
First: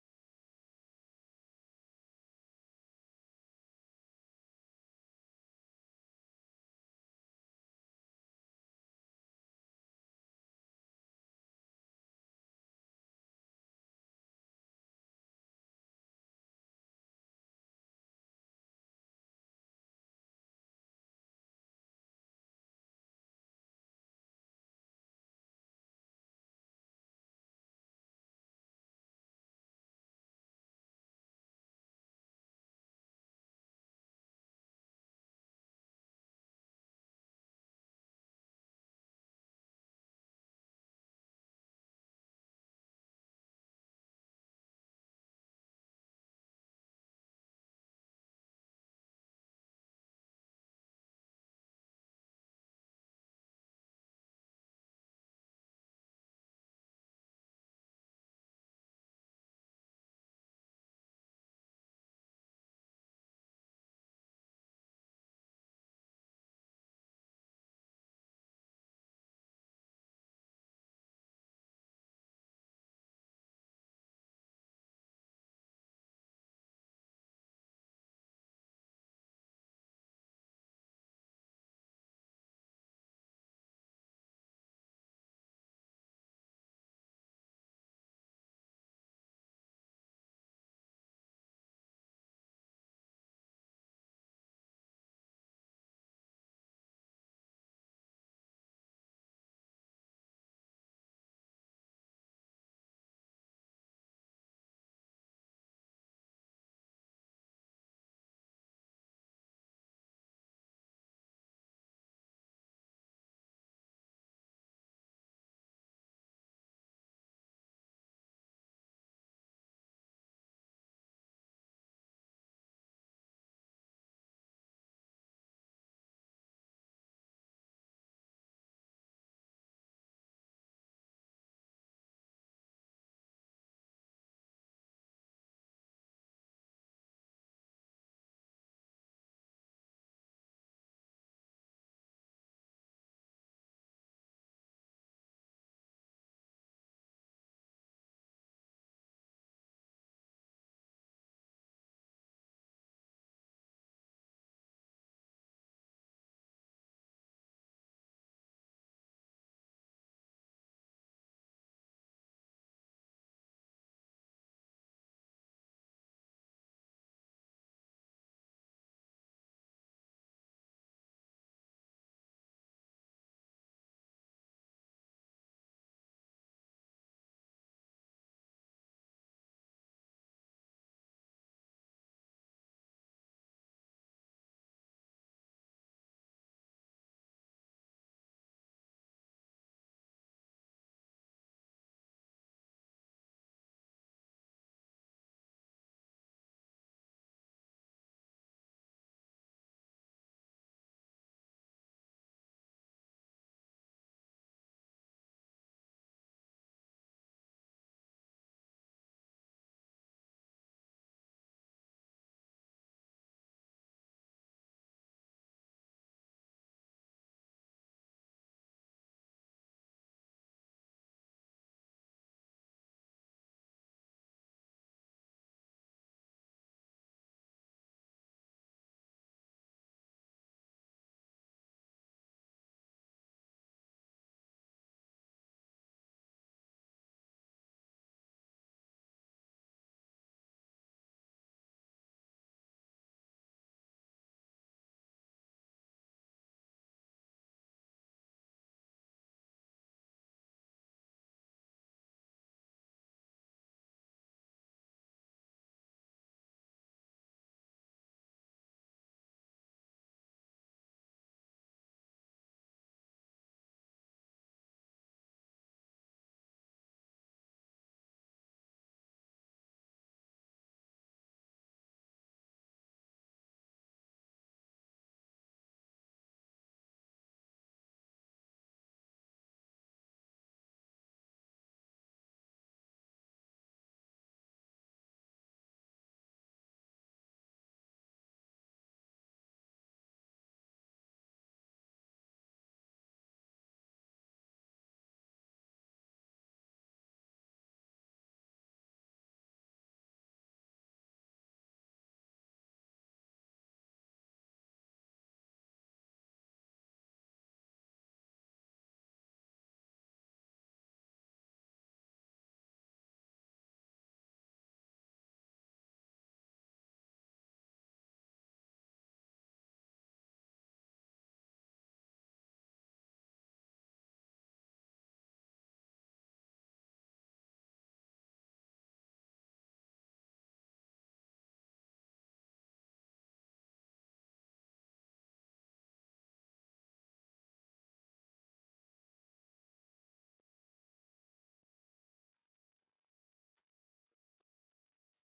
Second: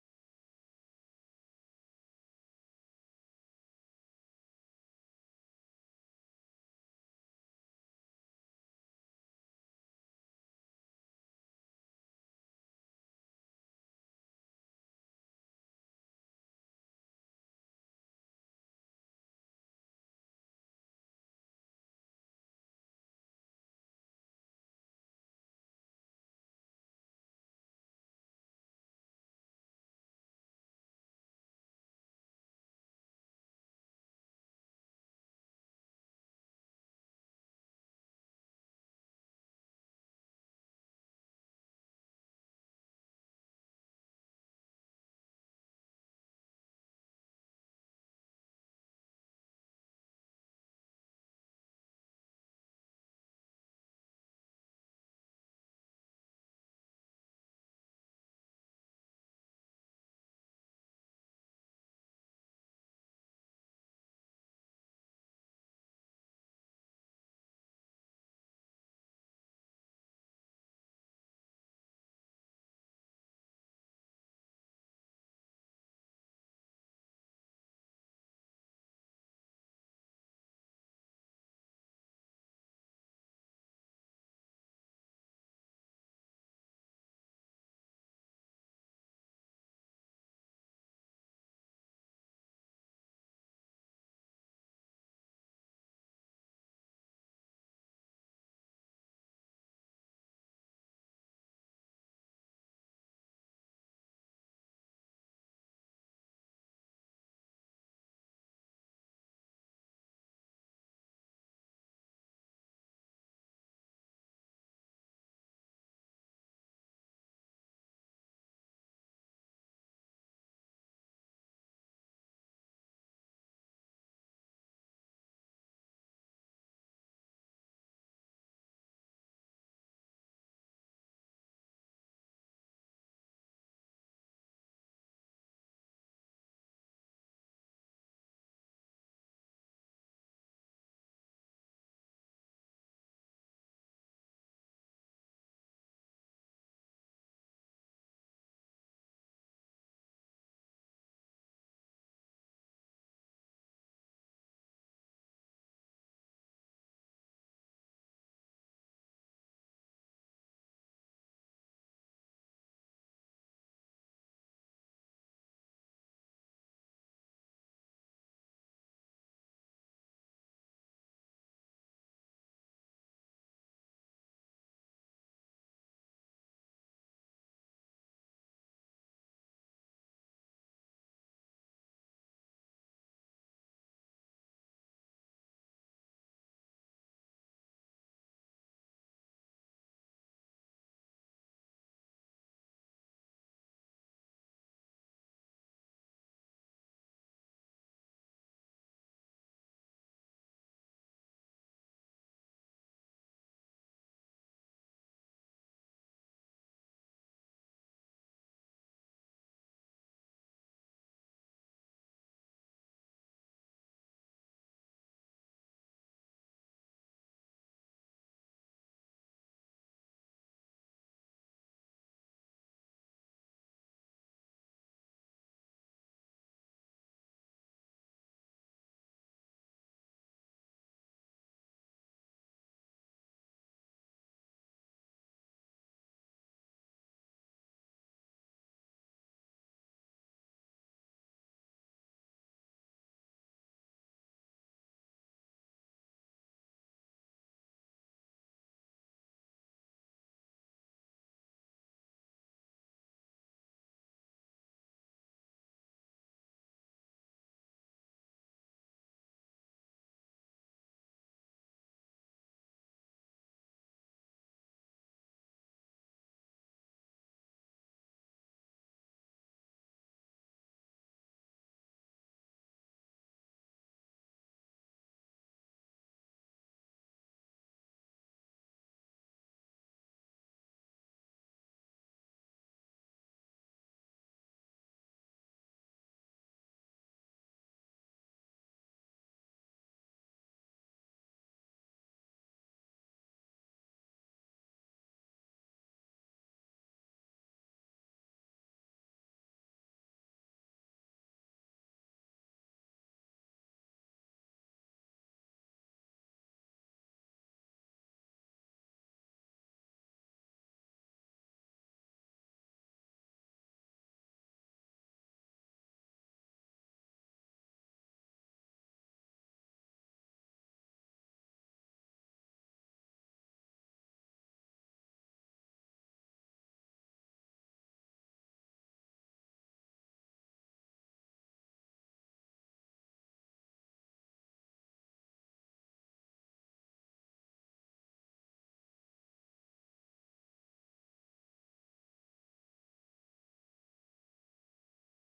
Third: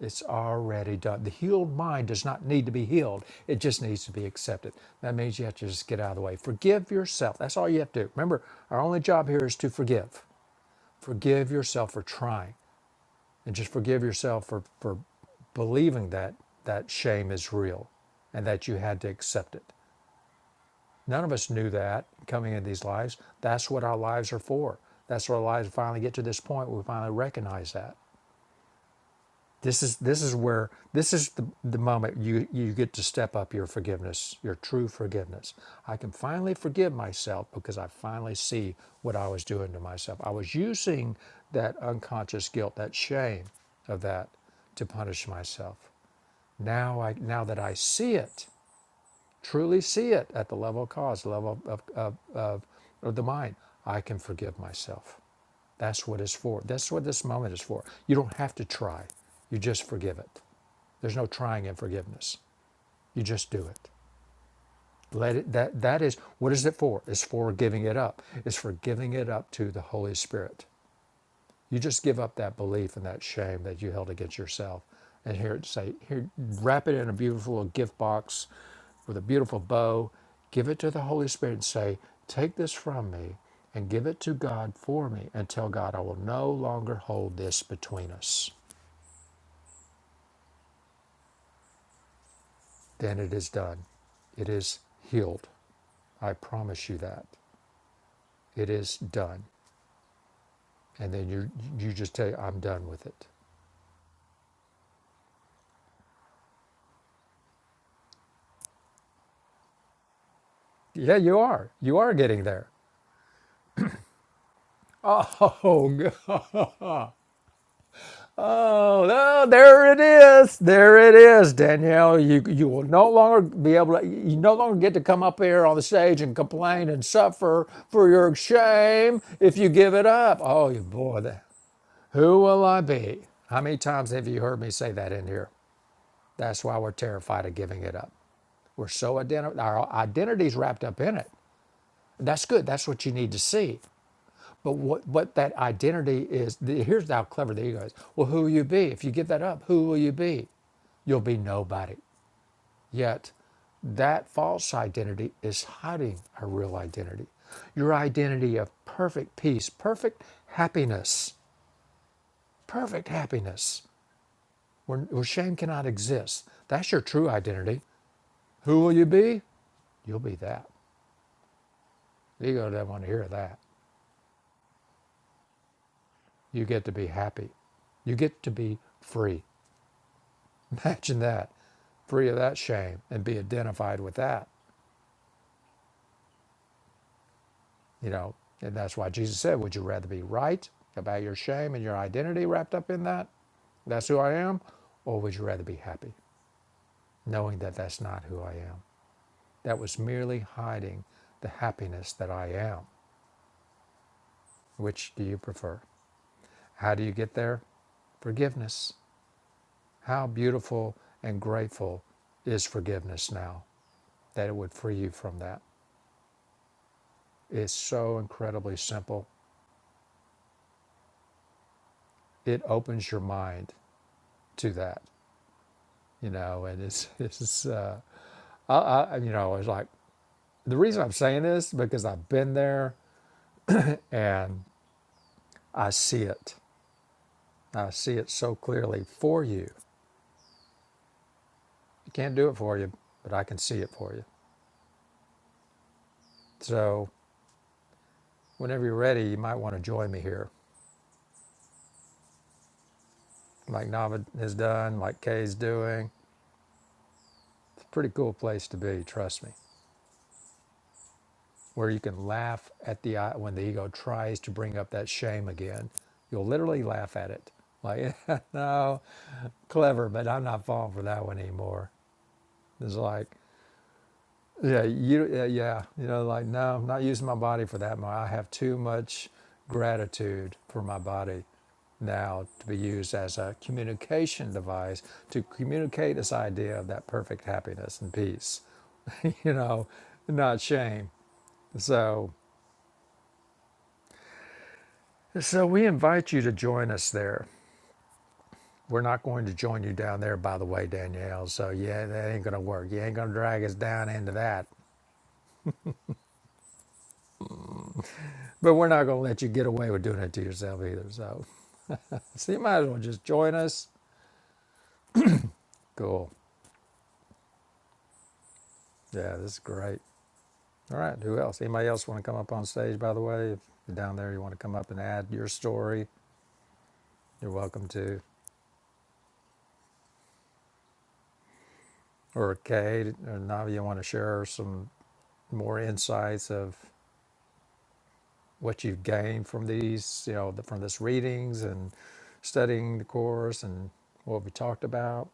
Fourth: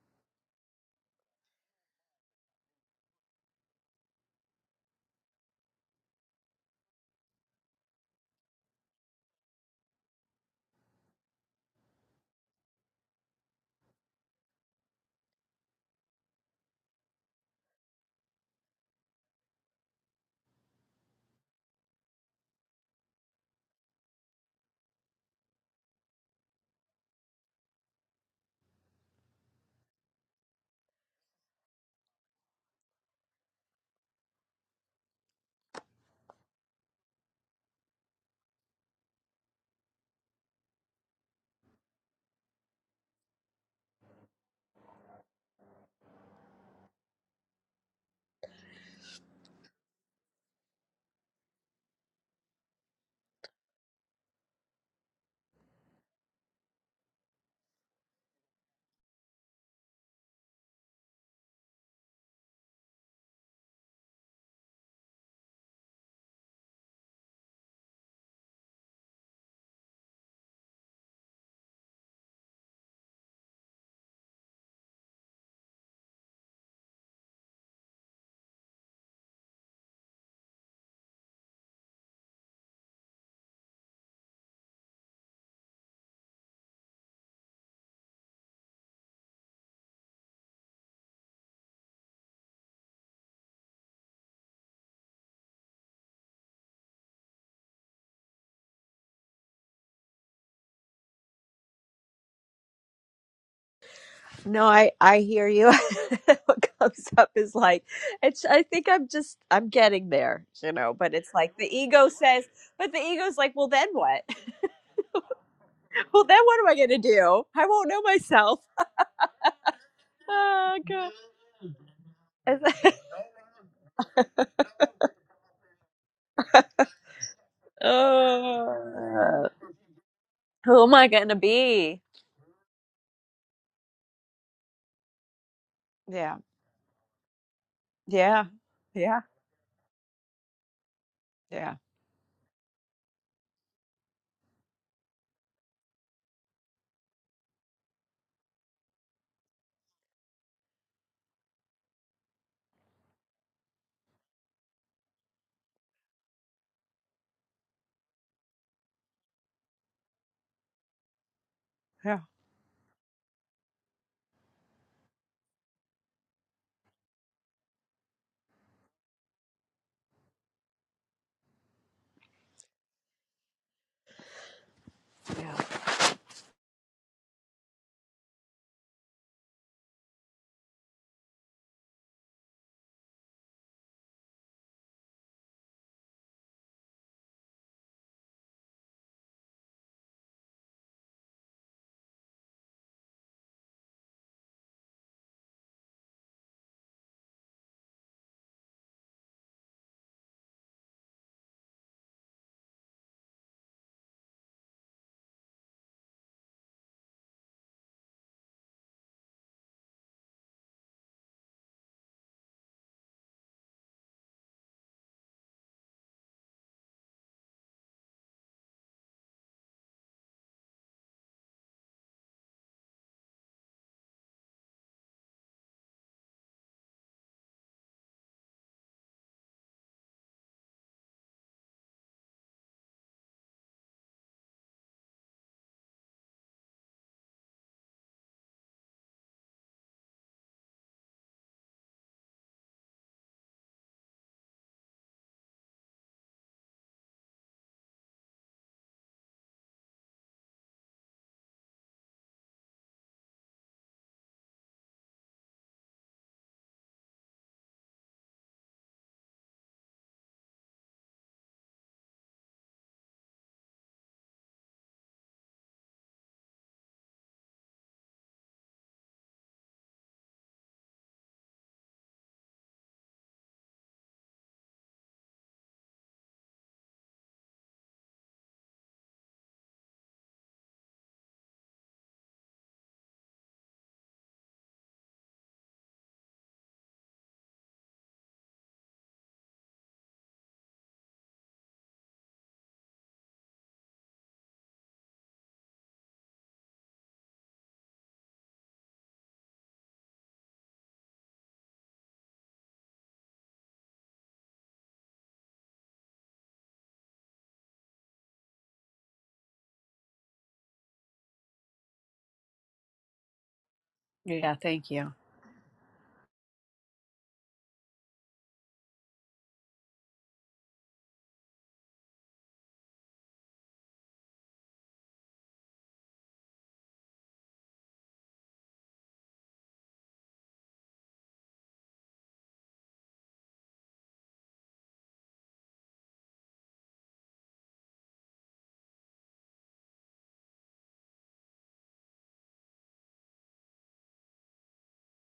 Speaker 1: It's already done. The healed mind does not need to be healed, it just needs to be accepted. That means you have to just get out of the way. Forgive yourself. That's all you have to do. Remember, our only job here is to forgive. Forgive yourself for trying and just forgive yourself for, for believing that that shame is real and that you had to accept it. None of us knew that coming into these lives. That's what our lives are for. That's what our lives finally get to this point where we finally recognize that. This is this is where this is the, the moment you, you get to step up your forgiveness, your true forgiveness. I can finally forgive myself because I finally see what I was doing to myself. I was using that unconscious guilt, that shame of that to punish myself. Now I now that I see it, truly see it at the level of cause, the level of, of, of, of the mind, I can forgive myself. That's what it's for. That's what this moment is for. You don't have to try. You just forgive it. There's no trying in forgiveness. You just do it. Let it that that is what is it for? It's for giving it up. It's for giving it up to the Holy Spirit. You just give up that belief and that shame that you held against yourself. And here it say, here, wrap it in a beautiful gift box with a beautiful bow. Give it to the Holy Spirit and say, take this from me and give it to God for me and tell God I will no longer hold this between us. Then it is done. It is healed. I promise you that. It is done. And then you you just tell I'm done with it.
Speaker 3: No, I I hear you. What comes up is like it's I think I'm just I'm getting there, you know, but
Speaker 1: Yeah,
Speaker 3: it's
Speaker 1: you
Speaker 3: like the
Speaker 1: are. You
Speaker 3: ego
Speaker 1: are getting
Speaker 3: says,
Speaker 1: there.
Speaker 3: but the ego's like, "Well, then what?
Speaker 1: Oh,
Speaker 3: Well,
Speaker 1: God.
Speaker 3: then what am I going to do? I won't know myself."
Speaker 1: Oh, oh, there it is.
Speaker 3: Oh
Speaker 1: There
Speaker 3: god.
Speaker 1: it is, Danielle. You
Speaker 3: It's
Speaker 1: you will no longer be able to you no longer get to come up here on the stage and complain and suffer for your shame
Speaker 3: uh,
Speaker 1: if you give it up. Oh you
Speaker 3: who am I
Speaker 1: boy,
Speaker 3: going to
Speaker 1: that,
Speaker 3: be?
Speaker 1: who will I be? How many times have you heard me say that in here?
Speaker 3: Yeah.
Speaker 1: That's why we're terrified of giving it up.
Speaker 3: Yeah.
Speaker 1: We're so
Speaker 3: Yeah.
Speaker 1: identi- our identity's wrapped up in it.
Speaker 3: Yeah.
Speaker 1: That's good. That's what you need to see. But what, what that identity is, the, here's how clever the ego is. Well, who will you be? If you give that up, who will you be? You'll be nobody. Yet, that false identity is hiding our real identity. Your identity of perfect peace, perfect happiness,
Speaker 3: Yeah.
Speaker 1: perfect happiness, where, where shame cannot exist. That's your true identity. Who will you be? You'll be that. The ego doesn't want to hear that.
Speaker 3: Yeah.
Speaker 1: You get to be happy. You get to be free. Imagine that, free of that shame and be identified with that, you know. And that's why Jesus said, Would you rather be right about your shame and your identity wrapped up in that? That's who I am? Or would you rather be happy knowing that that's not who I am? That was merely hiding the happiness that I am. Which do you prefer? How do you get there? Forgiveness. How beautiful and grateful is forgiveness now that it would free you from that? It's so incredibly simple it opens your mind to that, you know, and it's, it's, uh, I, I, you know, it's like the reason I'm saying this because I've been there and I see it. I see it so clearly for you. I can't do it for you, but I can see it for you. So whenever you're ready, you might want to join me here, like Navid has done, like Kay's doing. It's a pretty cool place to be, trust me. where you can laugh at the I- when the ego tries to bring up that shame again. You'll literally laugh at it, like, no, clever, but I'm not falling for that one anymore. It's like, yeah, you, yeah, yeah, you know, like, no, I'm not using my body for that. more. I have too much gratitude for my body now to be used as a communication device to communicate this idea of that perfect happiness and peace, you know, not shame. So. So we invite you to join us there. We're not going to join you down there, by the way, Danielle. So yeah, that ain't gonna work. You ain't gonna drag us down into that. But we're not gonna let you get away with doing it to yourself either. So, so you might as well just join us.
Speaker 3: Yeah, thank you.
Speaker 1: Cool. Yeah, this is great. All right. Who else? Anybody else want to come up on stage? By the way, if you're down there, you want to come up and add your story. You're welcome to. Or Kate or Navi, you want to share some more insights of what you've gained from these, you know, the, from this readings and studying the course and what we talked about.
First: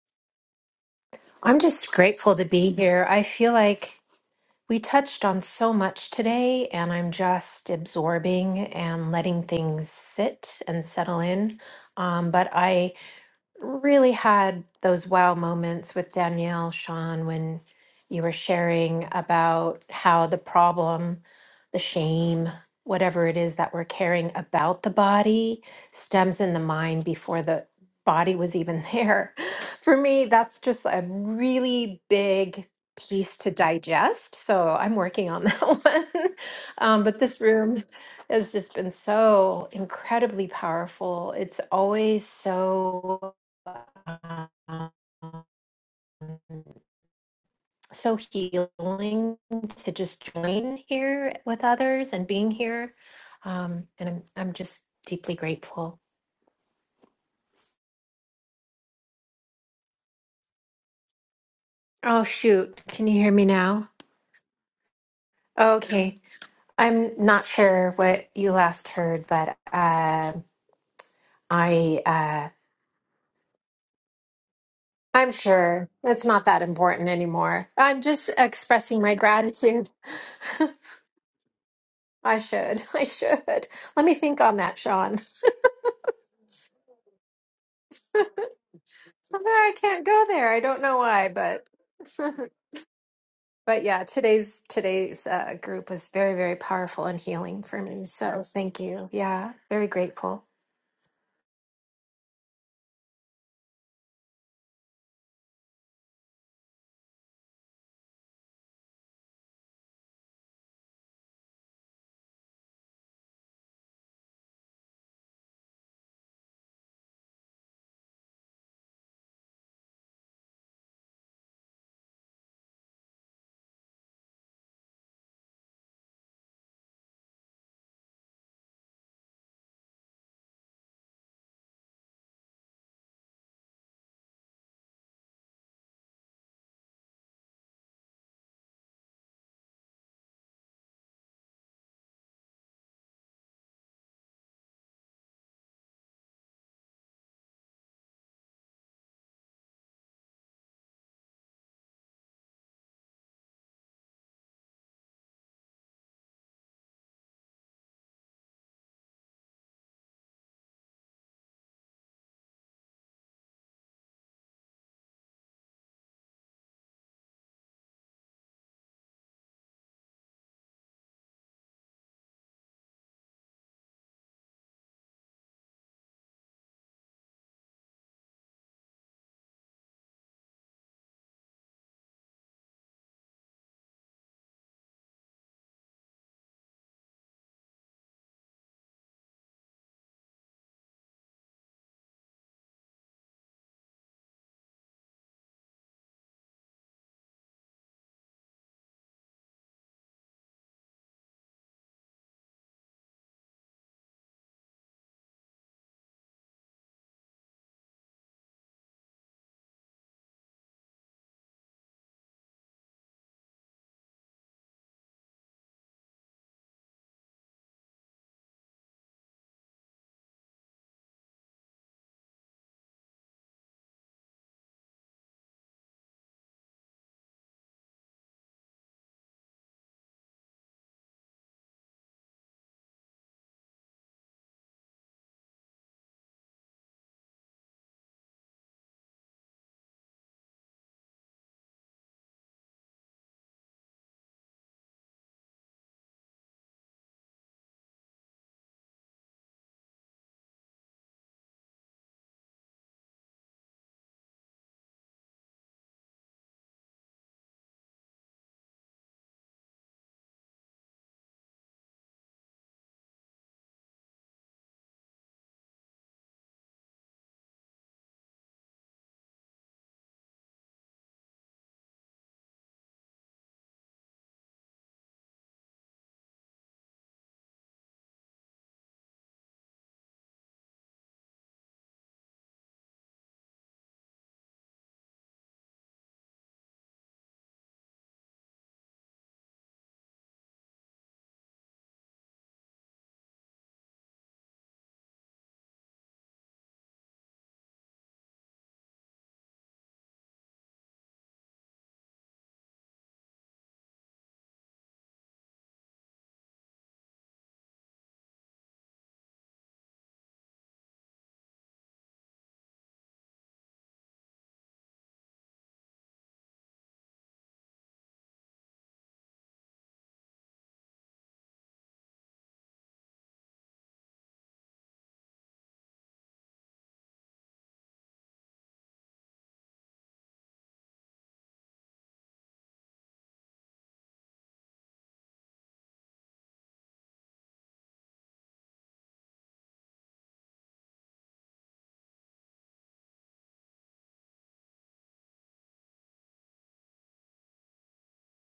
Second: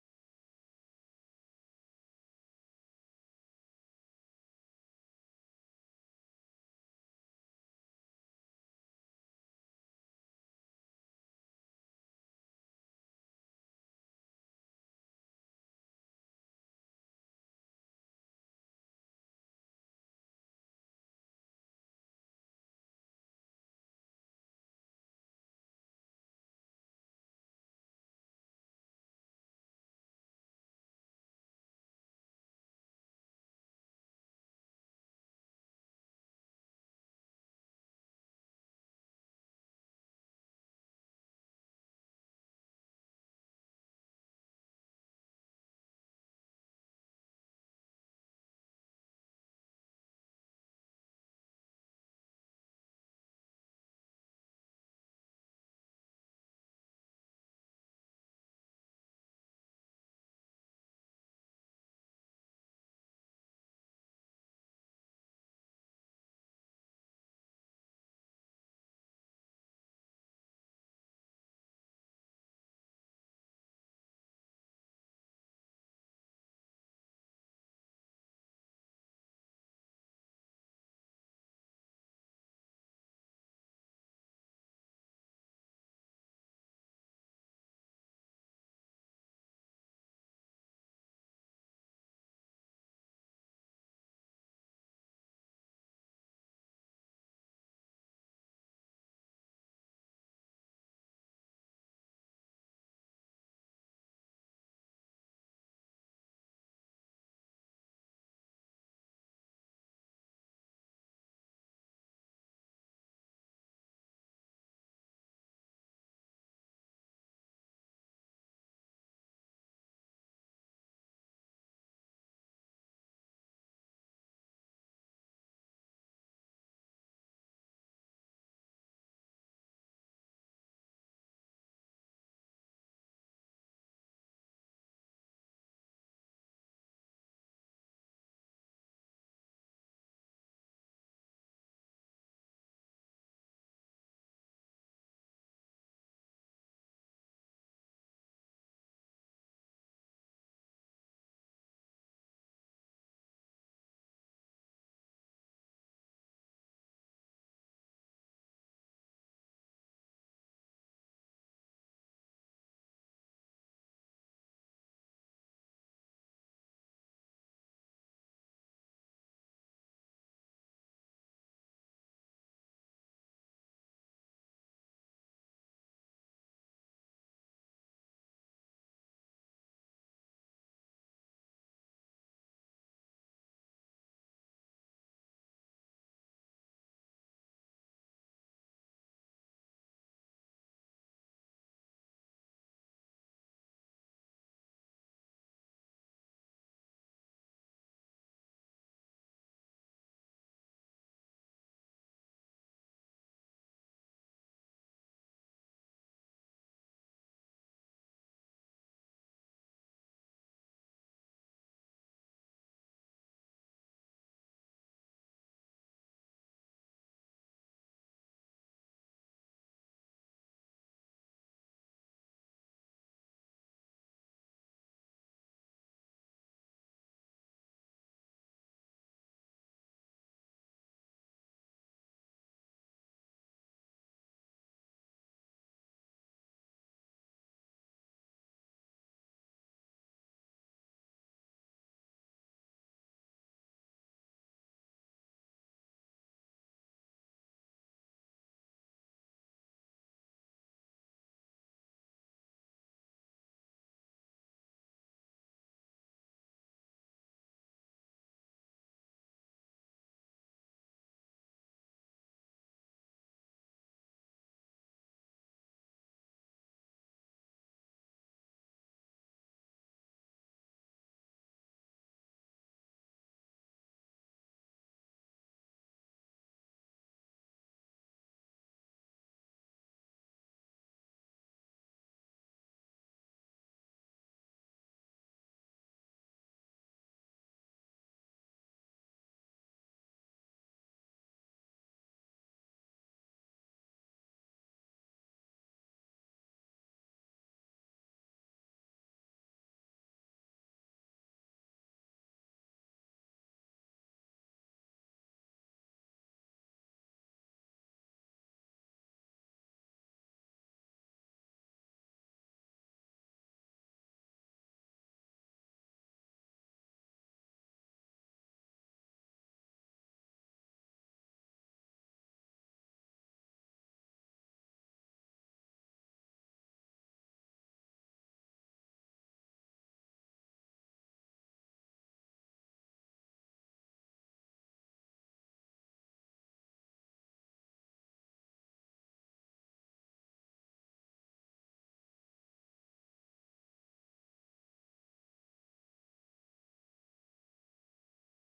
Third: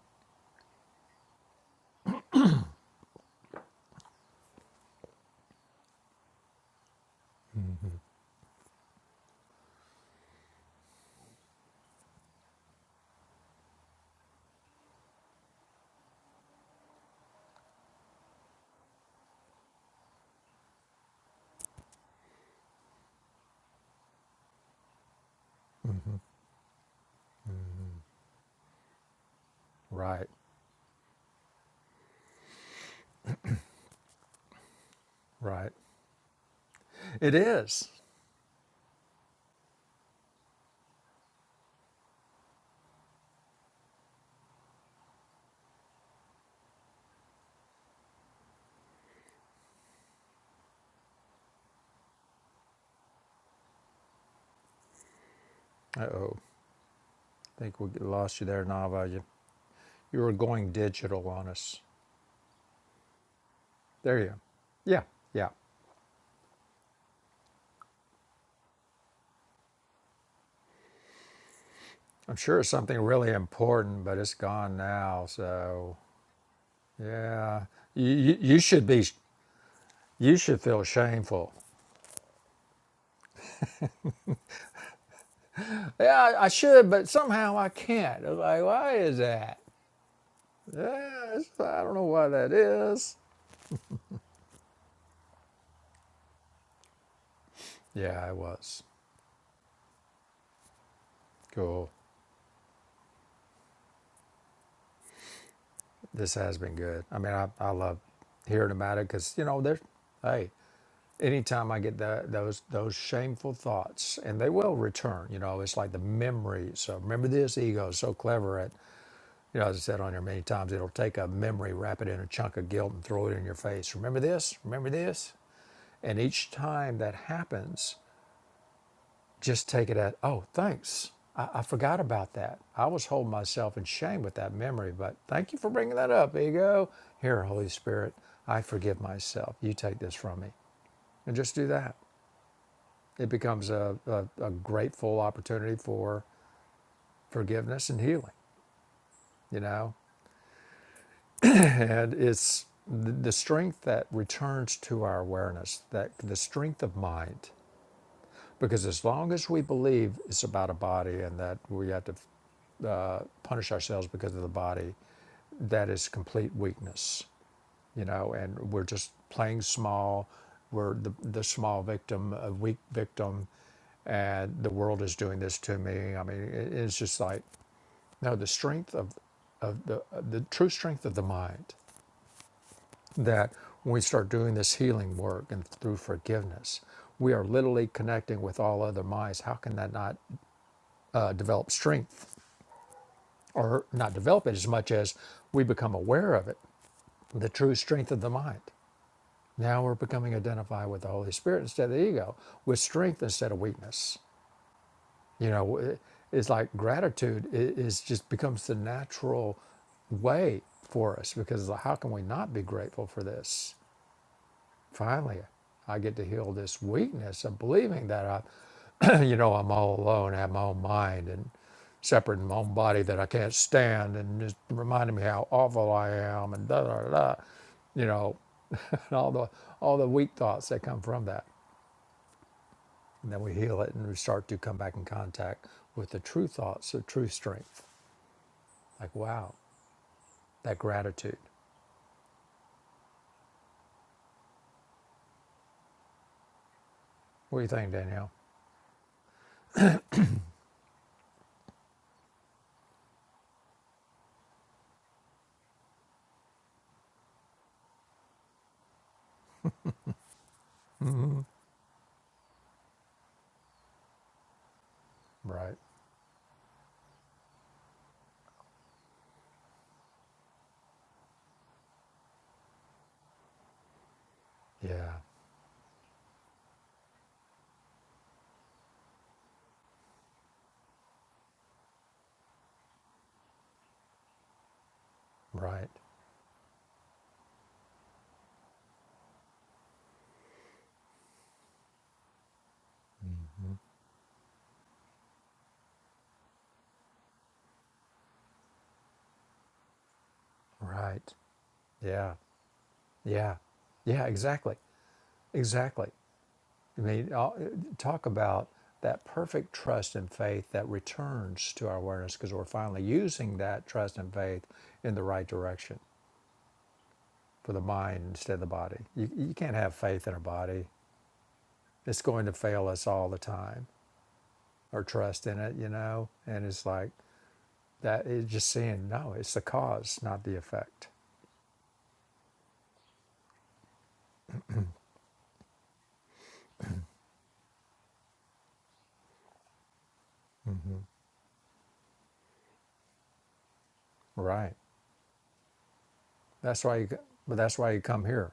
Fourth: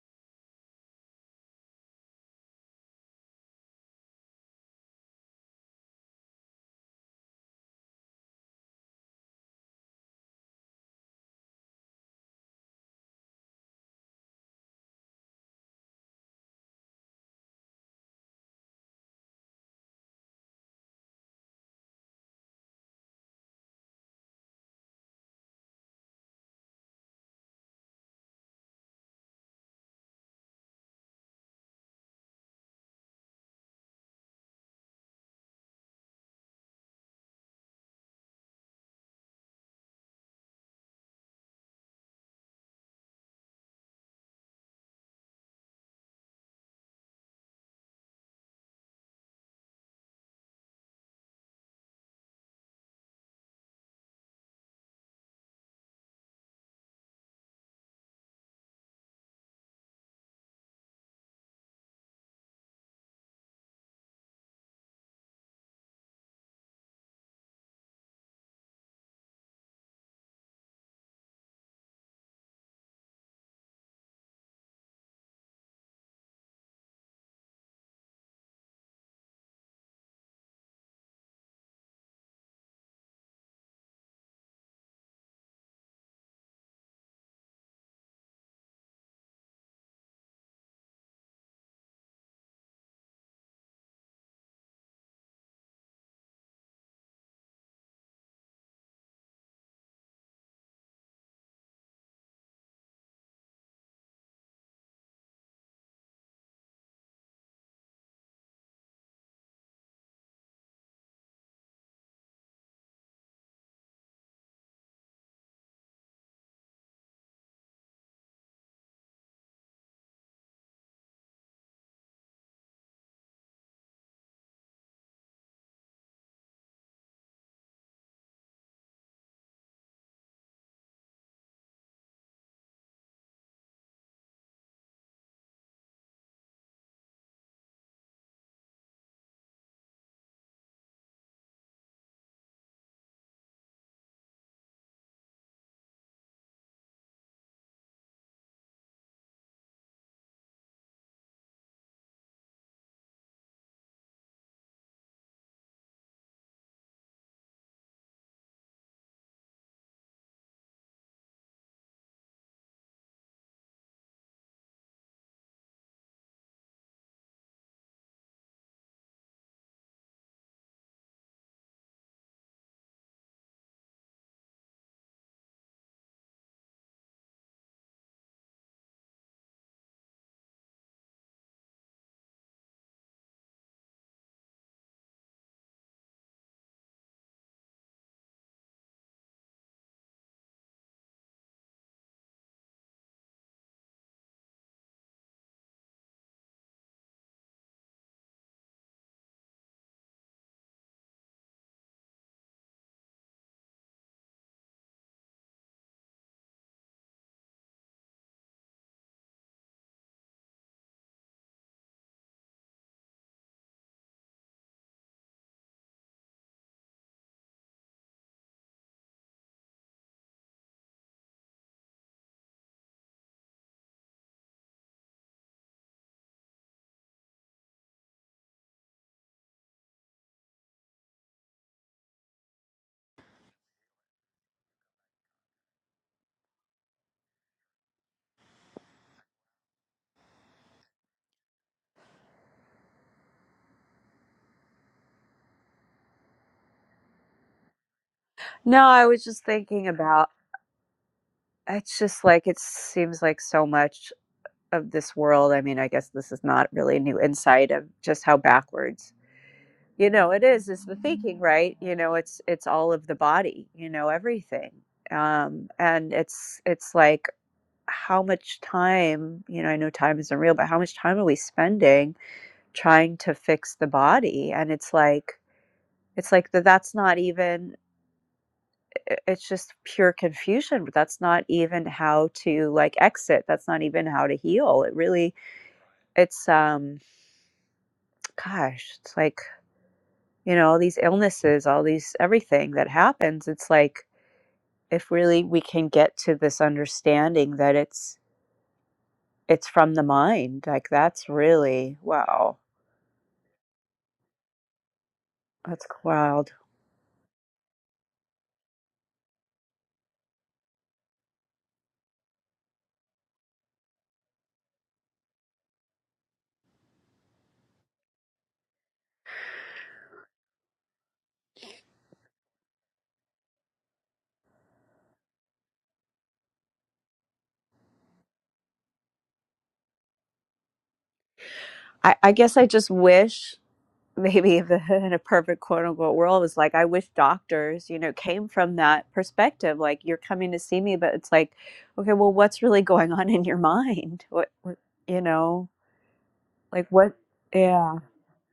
Speaker 2: I'm just grateful to be here. I feel like We touched on so much today, and I'm just absorbing and letting things sit and settle in. Um, but I really had those wow moments with Danielle, Sean, when you were sharing about how the problem, the shame, whatever it is that we're carrying about the body stems in the mind before the body was even there. For me,
Speaker 1: Right,
Speaker 2: that's just a really big piece to digest. So I'm working on that
Speaker 1: right.
Speaker 2: one. Um, but
Speaker 1: It
Speaker 2: this room
Speaker 1: is.
Speaker 2: has just been so incredibly powerful. It's always so um, so healing to just join here with others and being here. Um, and I'm I'm just deeply grateful.
Speaker 1: Uh oh. I think we lost you there, Nava. You, you were going digital on us.
Speaker 2: Oh shoot, can you hear me now?
Speaker 1: There you go. Yeah, yeah.
Speaker 2: Okay. I'm not sure what you last heard, but uh, I
Speaker 1: I'm
Speaker 2: uh,
Speaker 1: sure it's something really important, but it's gone now.
Speaker 2: I'm sure
Speaker 1: So,
Speaker 2: it's not that important
Speaker 1: yeah.
Speaker 2: anymore. I'm
Speaker 1: You,
Speaker 2: just
Speaker 1: you, you should
Speaker 2: expressing
Speaker 1: be,
Speaker 2: my gratitude.
Speaker 1: you should feel shameful.
Speaker 2: I should. I should. Let me think on that, Sean.
Speaker 1: Yeah, I I should, but somehow I can't. It's like, why is
Speaker 2: Somehow
Speaker 1: that?
Speaker 2: I can't go there. I don't know why,
Speaker 1: Yeah,
Speaker 2: but
Speaker 1: I don't know why that is.
Speaker 2: But yeah, today's today's uh, group was very, very powerful and healing for me.
Speaker 1: Yeah, it
Speaker 2: So thank
Speaker 1: was.
Speaker 2: you. Yeah, very grateful.
Speaker 1: Cool. This has been good. I mean, I, I love hearing about it because, you know, there's, hey, anytime I get that, those those shameful thoughts, and they will return, you know, it's like the memory. So remember this ego is so clever at, you know, as I said on here many times, it'll take a memory, wrap it in a chunk of guilt, and throw it in your face. Remember this? Remember this? And each time that happens, just take it at, oh, thanks. I, I forgot about that. I was holding myself in shame with that memory, but thank you for bringing that up, ego. Here, Holy Spirit, I forgive myself. You take this from me. And just do that. It becomes a, a, a grateful opportunity for forgiveness and healing, you know? and it's the, the strength that returns to our awareness, that the strength of mind. Because as long as we believe it's about a body and that we have to punish ourselves because of the body, that is complete weakness, you know, and we're just playing small. We're the, the small victim, a weak victim, and the world is doing this to me. I mean, it, it's just like, no, the strength of, of the, the true strength of the mind that when we start doing this healing work and through forgiveness, we are literally connecting with all other minds. How can that not uh, develop strength or not develop it as much as we become aware of it, the true strength of the mind? Now we're becoming identified with the Holy Spirit instead of the ego, with strength instead of weakness. You know, it's like gratitude is just becomes the natural way for us because how can we not be grateful for this? Finally, I get to heal this weakness of believing that I, you know, I'm all alone. I have my own mind and separate in my own body that I can't stand, and just reminding me how awful I am, and da da da, da, you know, and all the all the weak thoughts that come from that. And then we heal it, and we start to come back in contact with the true thoughts, the true strength. Like wow, that gratitude. What do you think, Danielle?
Speaker 3: No, I was just thinking about it's just like it seems like so much. of this world. I mean, I guess this is not really a new insight of just how backwards, you know, it is, is the thinking, right? You know, it's, it's all of the body, you know, everything. Um,
Speaker 1: Right.
Speaker 3: and it's, it's like, how much time, you know, I know time isn't real, but how much time are we spending trying to fix the body? And it's
Speaker 1: Yeah.
Speaker 3: like, it's like that that's not even i- it's just pure confusion that's not even how to like exit that's not even how to heal it really
Speaker 1: Right.
Speaker 3: it's um gosh, it's like, you know, all these illnesses, all these everything that happens, it's like if really we can get to this understanding that it's it's from the mind, like that's
Speaker 1: Right.
Speaker 3: really
Speaker 1: Yeah.
Speaker 3: wow.
Speaker 1: Yeah, yeah, exactly,
Speaker 3: That's
Speaker 1: exactly.
Speaker 3: wild.
Speaker 1: I mean, all- talk about that perfect trust and faith that returns to our awareness because we're finally using that trust and faith in the right direction for the mind instead of the body. You, you can't have faith in a body; it's going to fail us all the time, or trust in it, you know. And it's like that. It's just seeing no, it's the cause, not the effect.
Speaker 3: I, I guess I just wish maybe if the, in a perfect quote unquote world was like I wish doctors, you know, came from that perspective. Like you're coming to see me, but it's like, okay, well what's really going on in your mind? What,
Speaker 1: Right.
Speaker 3: what you know,
Speaker 1: That's
Speaker 3: like
Speaker 1: why you.
Speaker 3: what
Speaker 1: But that's why
Speaker 3: yeah.
Speaker 1: you come here.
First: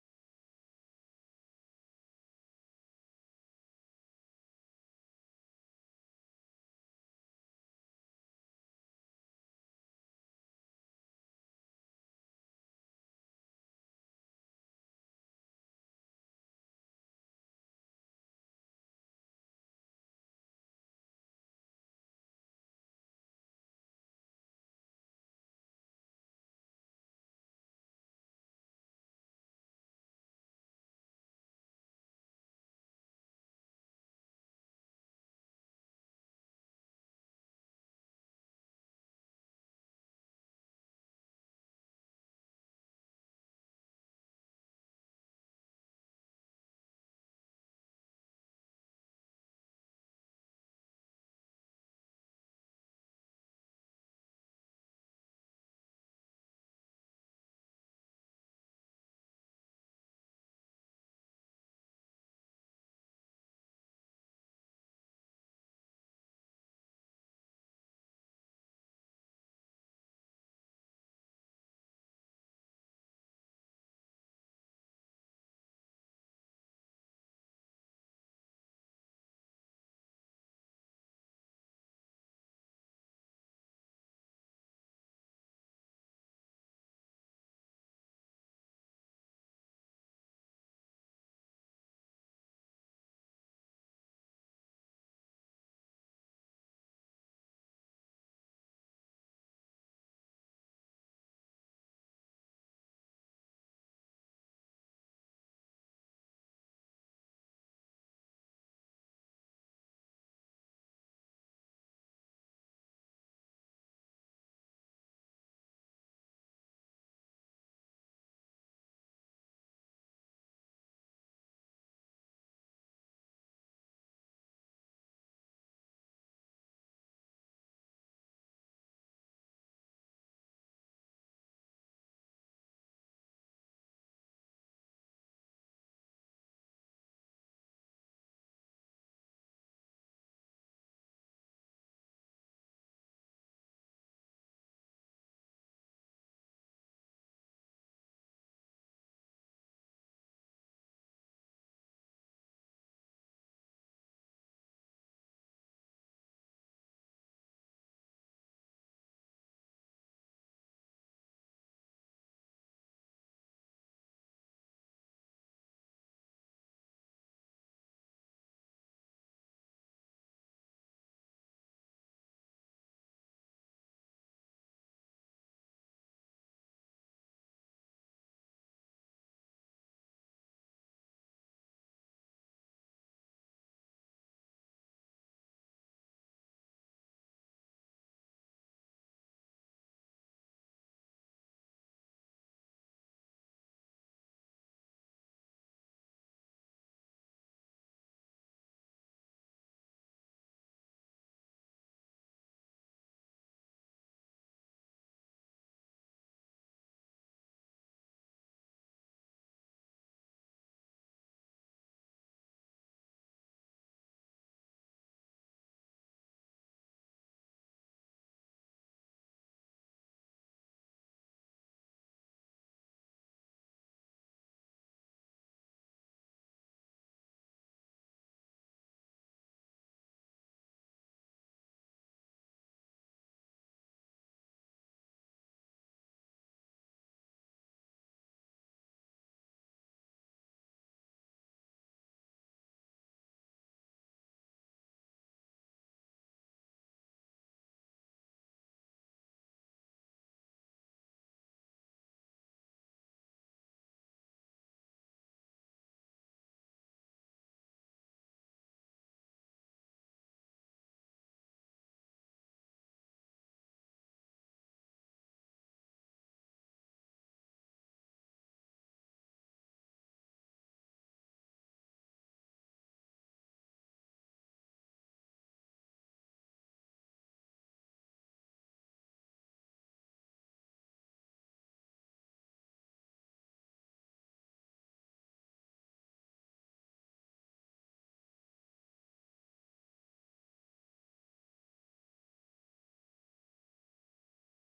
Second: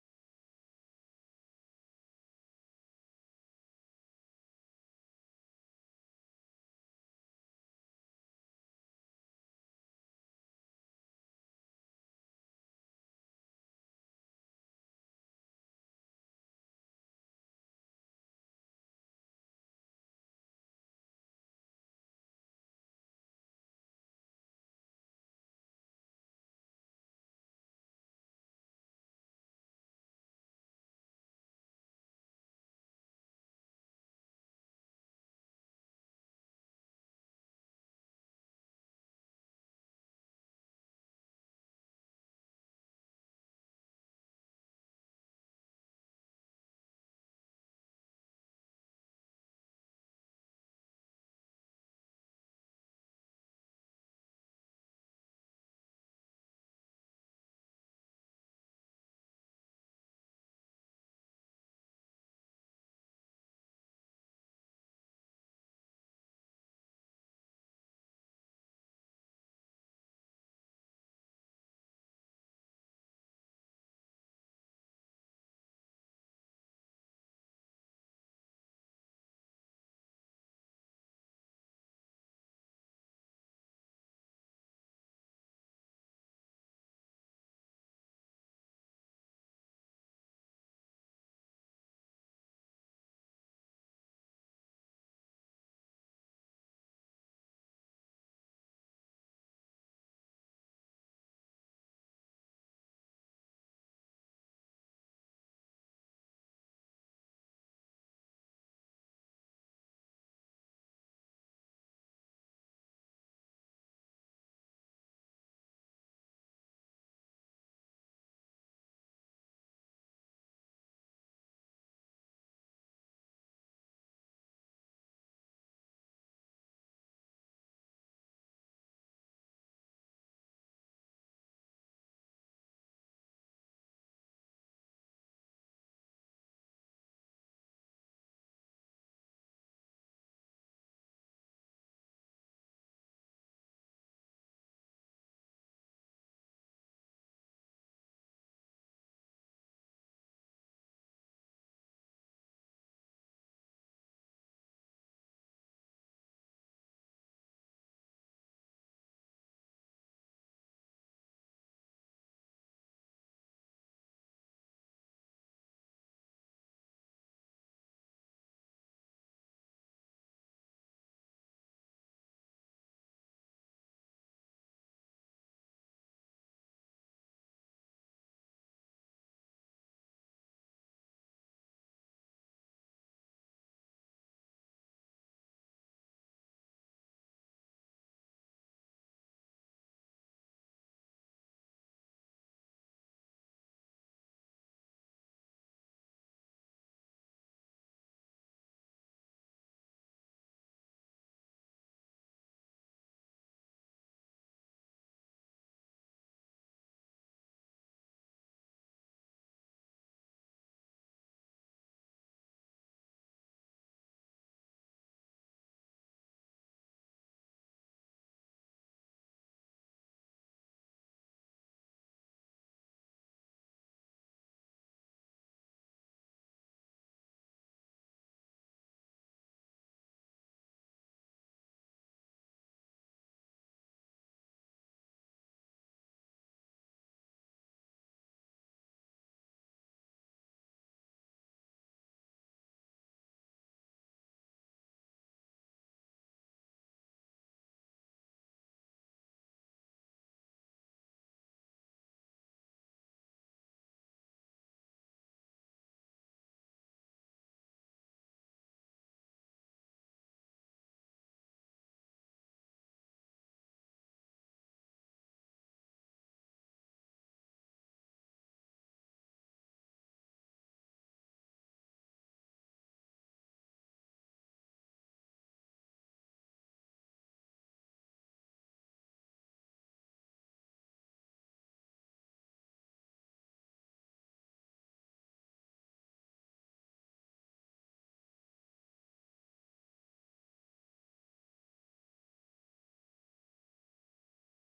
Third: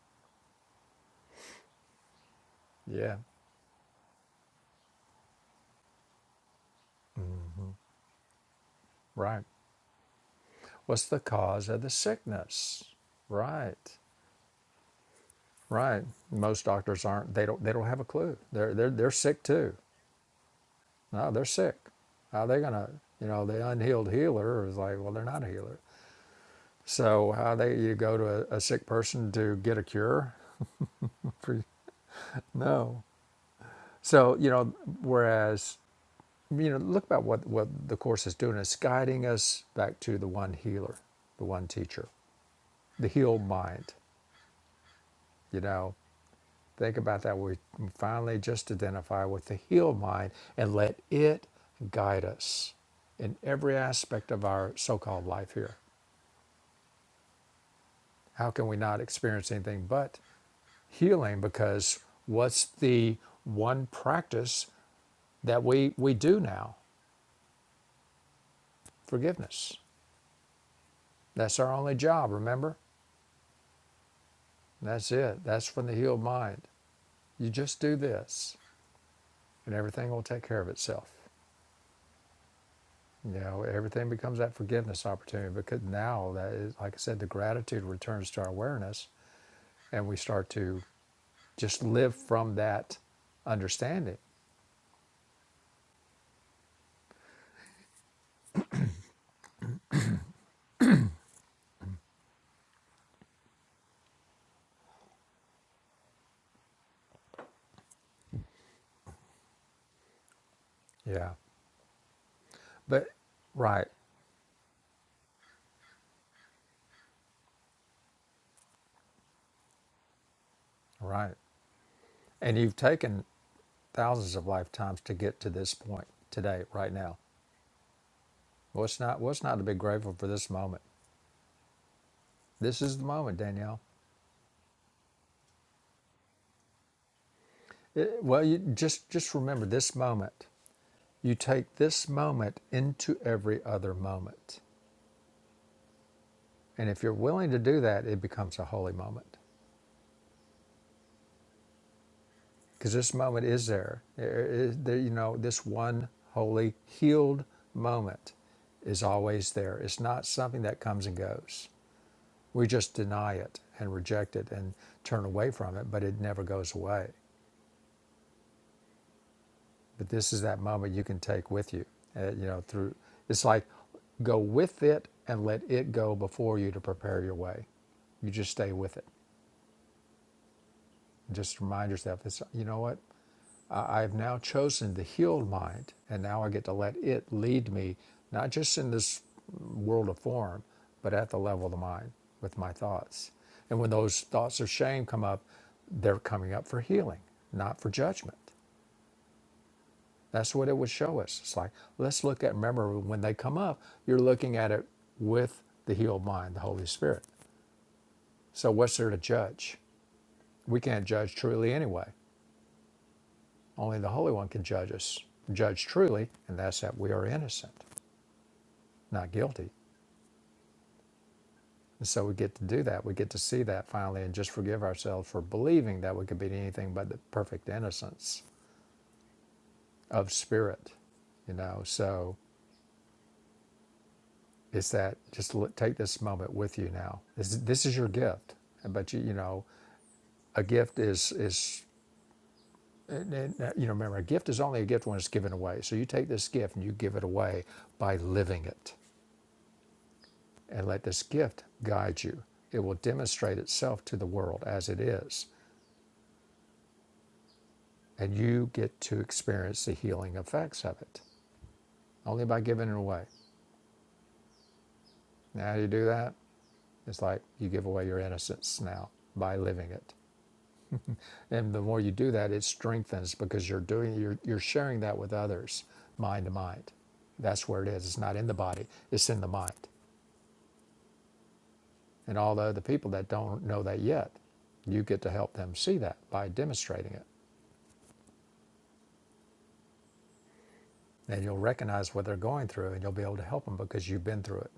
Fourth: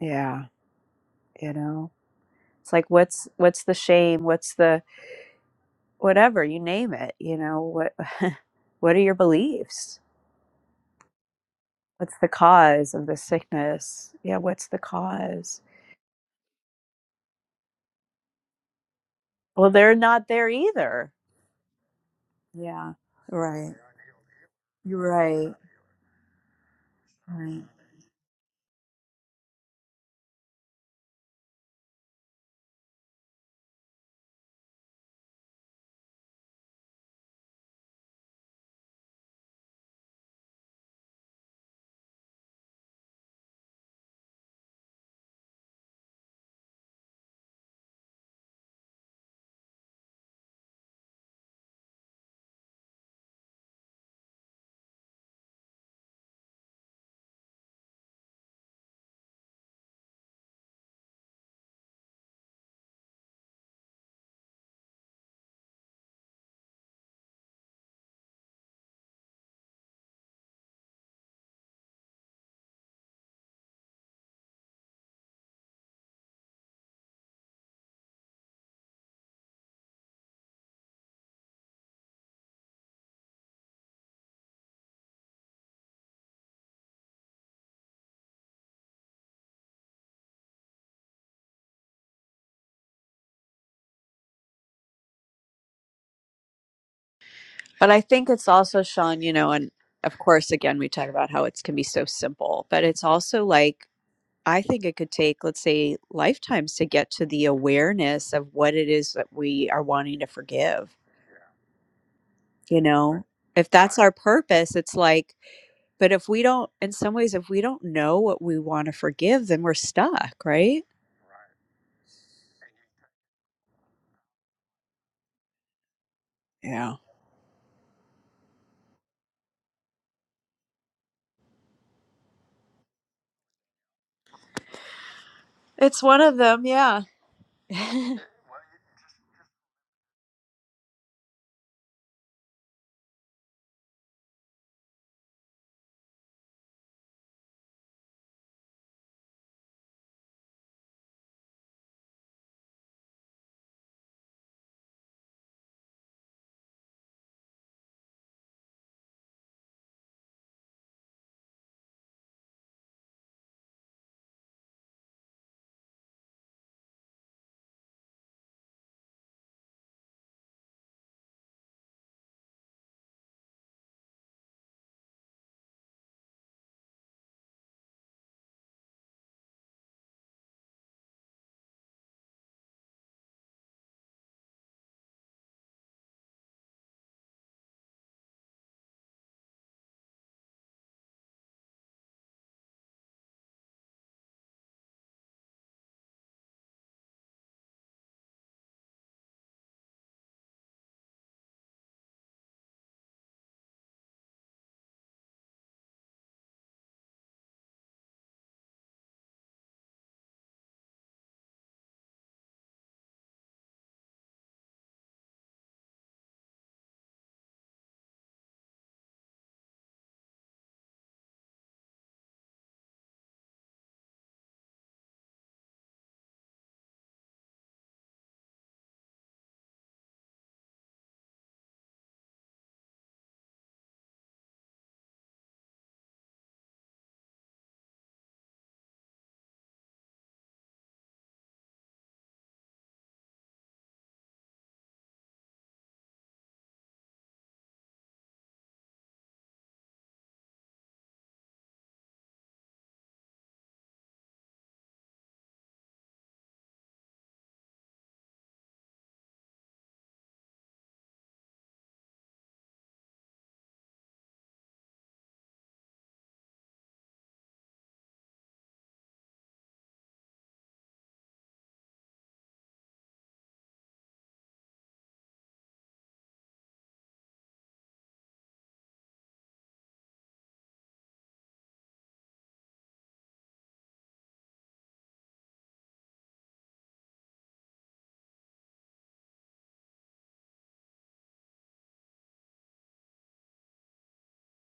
Speaker 3: Yeah. You know. It's like
Speaker 1: Yeah.
Speaker 3: what's what's the shame? What's the whatever, you name it, you know, what what are your
Speaker 1: Right.
Speaker 3: beliefs?
Speaker 1: What's the cause of the
Speaker 3: What's the
Speaker 1: sickness?
Speaker 3: cause of the
Speaker 1: Right,
Speaker 3: sickness? Yeah, what's the cause?
Speaker 1: right. Most doctors aren't. They don't. They don't have a clue. They're they're they're sick
Speaker 3: Well,
Speaker 1: too.
Speaker 3: they're not there either.
Speaker 1: No, they're sick. How are they gonna?
Speaker 3: Yeah.
Speaker 1: You know, the
Speaker 3: Right.
Speaker 1: unhealed healer is like,
Speaker 3: You're
Speaker 1: well, they're not a
Speaker 3: right.
Speaker 1: healer. So how
Speaker 3: Right.
Speaker 1: they you go to a, a sick person to get a cure? no. So you know, whereas you know, look about what what the course is doing. It's guiding us back to the one healer, the one teacher, the healed mind. You know, Think about that. We finally just identify with the healed mind and let it guide us in every aspect of our so called life here. How can we not experience anything but healing? Because what's the one practice that we, we do now? Forgiveness. That's our only job, remember? That's it. That's from the healed mind. You just do this, and everything will take care of itself. You know, everything becomes that forgiveness opportunity because now that is, like I said, the gratitude returns to our awareness and we start to just live from that understanding.
Speaker 3: But I think it's also Sean, you know, and of course again we talk about how it can be so simple, but it's also like I think it could take, let's say, lifetimes to get to the awareness of what it is that we are wanting to forgive
Speaker 1: Yeah.
Speaker 3: you
Speaker 1: But,
Speaker 3: know if
Speaker 1: right,
Speaker 3: that's our purpose it's like but if we don't in some ways if we don't know what we want to forgive then we're stuck right
Speaker 1: right. And you've taken thousands of lifetimes to get to this point today, right
Speaker 3: Yeah.
Speaker 1: now. What's not, what's not to be grateful for this moment? This is the moment, Danielle.
Speaker 3: It's one of them, yeah.
Speaker 1: It- well, you just, just remember this moment. You take this moment into every other moment. And if you're willing to do that, it becomes a holy moment because this moment is there. There is- there- you know, this one holy, healed moment is always there. It's not something that comes and goes. We just deny it and reject it and turn away from it, but it never goes away. But this is that moment you can take with you. uh, you know, through it's like go with it and let it go before you to prepare your way you just stay with it. Just remind yourself, it's you know what? I have now chosen the healed mind, and now I get to let it lead me, not just in this world of form, but at the level of the mind with my thoughts. And when those thoughts of shame come up, they're coming up for healing, not for judgment. That's what it would show us. It's like, let's look at, remember, when they come up, you're looking at it with the healed mind, the Holy Spirit. So, what's there to judge? We can't judge truly anyway. Only the Holy One can judge us, judge truly, and that's that we are innocent. not guilty. And so we get to do that. We get to see that finally and just forgive ourselves for believing that we could be anything but the perfect innocence of spirit, you know. So it's that just l- take this moment with you now. This, this is your gift. But you, you know, a gift is is uh, you know, remember, a gift is only a gift when it's given away. So you take this gift and you give it away by living it and let this gift guide you. It will demonstrate itself to the world as it is. and you get to experience the healing effects of it only by giving it away. Now, how do you do that? It's like you give away your innocence now by living it. And the more you do that, it strengthens because you're doing you're, you're sharing that with others, mind to mind. That's where it is. It's not in the body, it's in the mind. And all the other people that don't know that yet, you get to help them see that by demonstrating it. And you'll recognize what they're going through and you'll be able to help them because you've been through it.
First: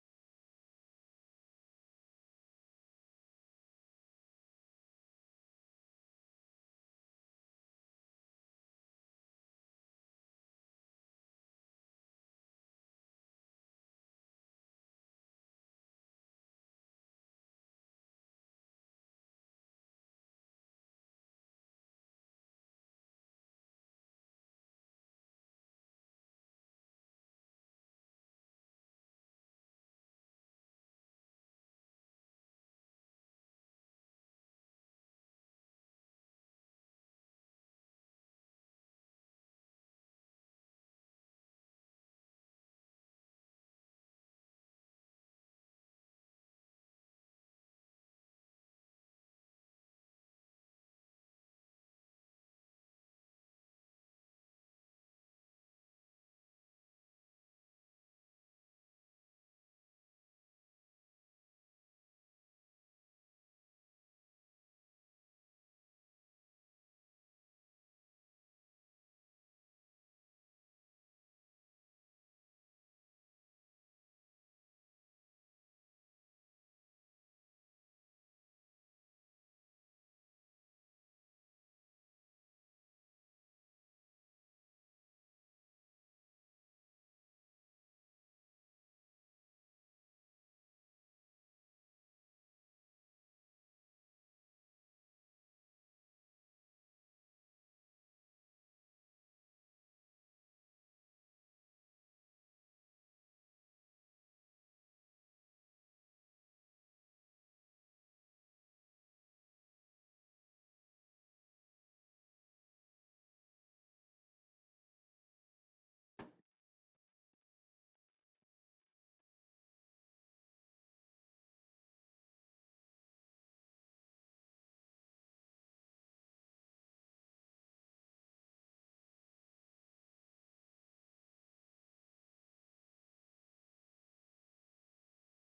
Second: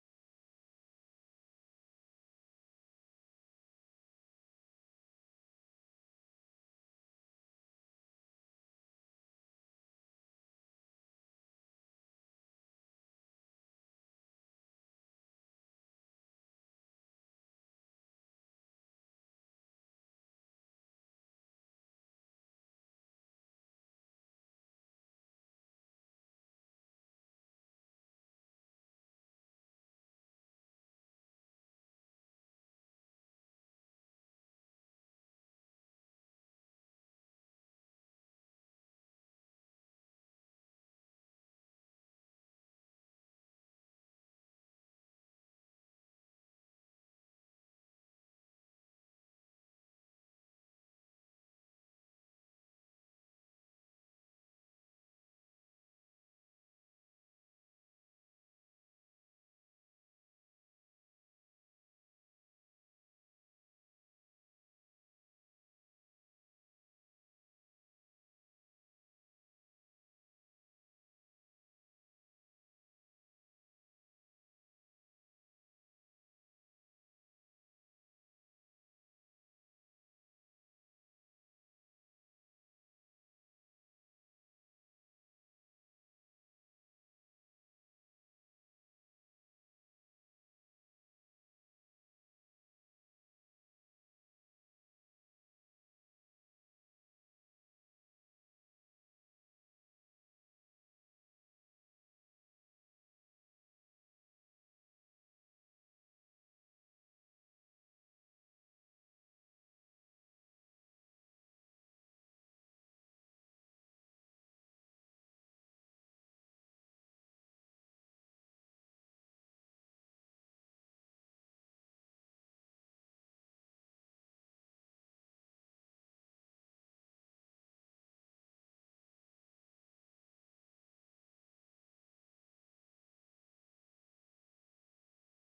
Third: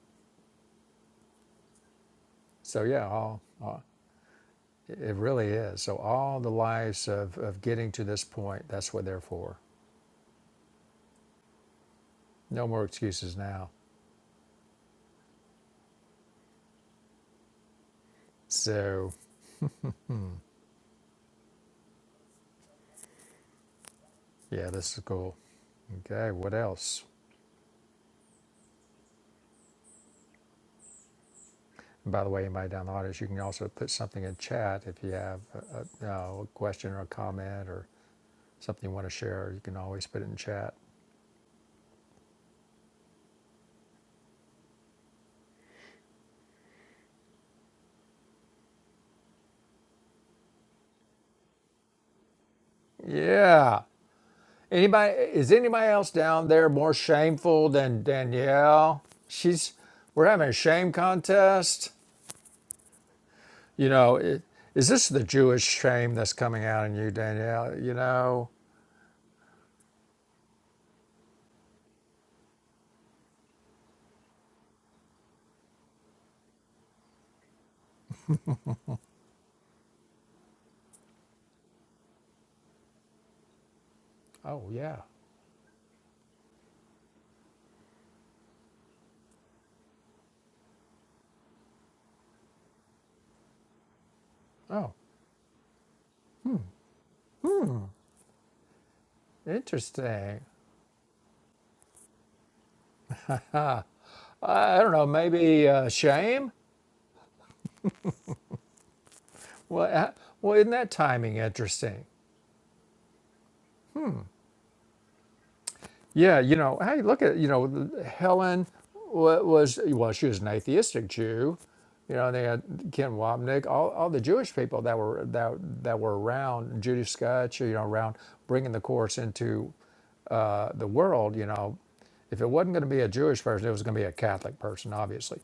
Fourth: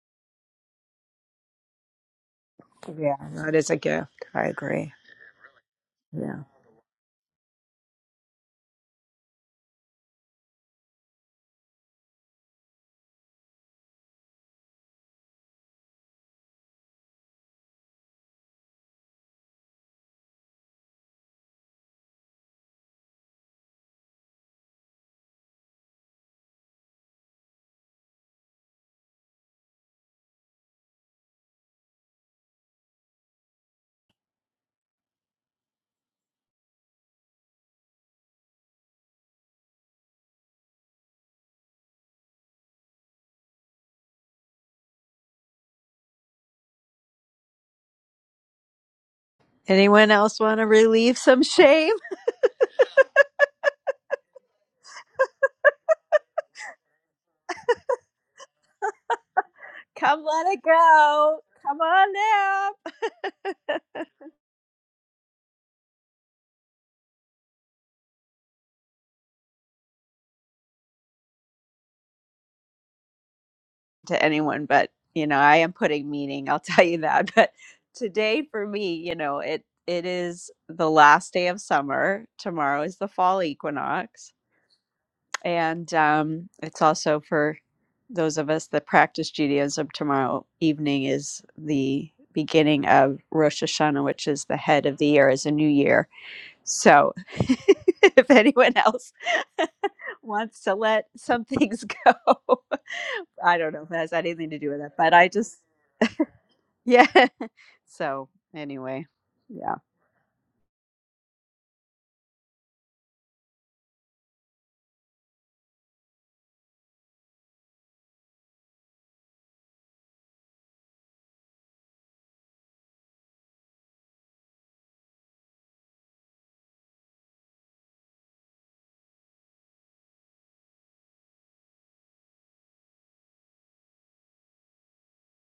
Speaker 1: So yeah,
Speaker 3: Yeah.
Speaker 1: all,
Speaker 3: That is a
Speaker 1: all
Speaker 3: gift. I agree.
Speaker 1: It really is. So,
Speaker 3: Yeah.
Speaker 1: all the lives of, of getting to this point, that's what they're for. No more excuses now. So, yeah, this is cool. Okay, what else? And by the way, anybody down the audience, you can also put something in chat if you have a, a, a question or a comment or something you want to share. You can always put it in chat.
Speaker 3: Anyone else want to relieve some shame?
Speaker 1: Yeah. Anybody is anybody else down there more shameful than Danielle? She's
Speaker 3: Come
Speaker 1: we're
Speaker 3: let
Speaker 1: having a
Speaker 3: it
Speaker 1: shame
Speaker 3: go. Come
Speaker 1: contest.
Speaker 3: on now.
Speaker 1: You know, i- is this the Jewish shame that's coming out in you, Danielle? You know,
Speaker 3: To anyone, but you know, I am putting meaning, I'll tell you that. But today for me, you know, it it is the last day of summer. Tomorrow is the fall equinox.
Speaker 1: oh, yeah.
Speaker 3: And um, it's also for those of us that practice Judaism. Tomorrow evening is the beginning of Rosh Hashanah, which is the head
Speaker 1: Oh,
Speaker 3: of the year, is a new year. So if anyone else
Speaker 1: interesting.
Speaker 3: wants to let some things go, I don't know if it has anything to do
Speaker 1: I I
Speaker 3: with
Speaker 1: don't
Speaker 3: it,
Speaker 1: know,
Speaker 3: but I just,
Speaker 1: maybe uh, shame?
Speaker 3: yeah. So anyway, yeah.
Speaker 1: Well, uh, well, isn't that timing interesting? Yeah, you know, hey, look at you know, Helen wa- was well, she was an atheistic Jew. You know, they had Ken Wapnick, all, all the Jewish people that were that that were around Judy Scotch, you know, around bringing the course into uh, the world. You know, if it wasn't going to be a Jewish person, it was going to be a Catholic person, obviously.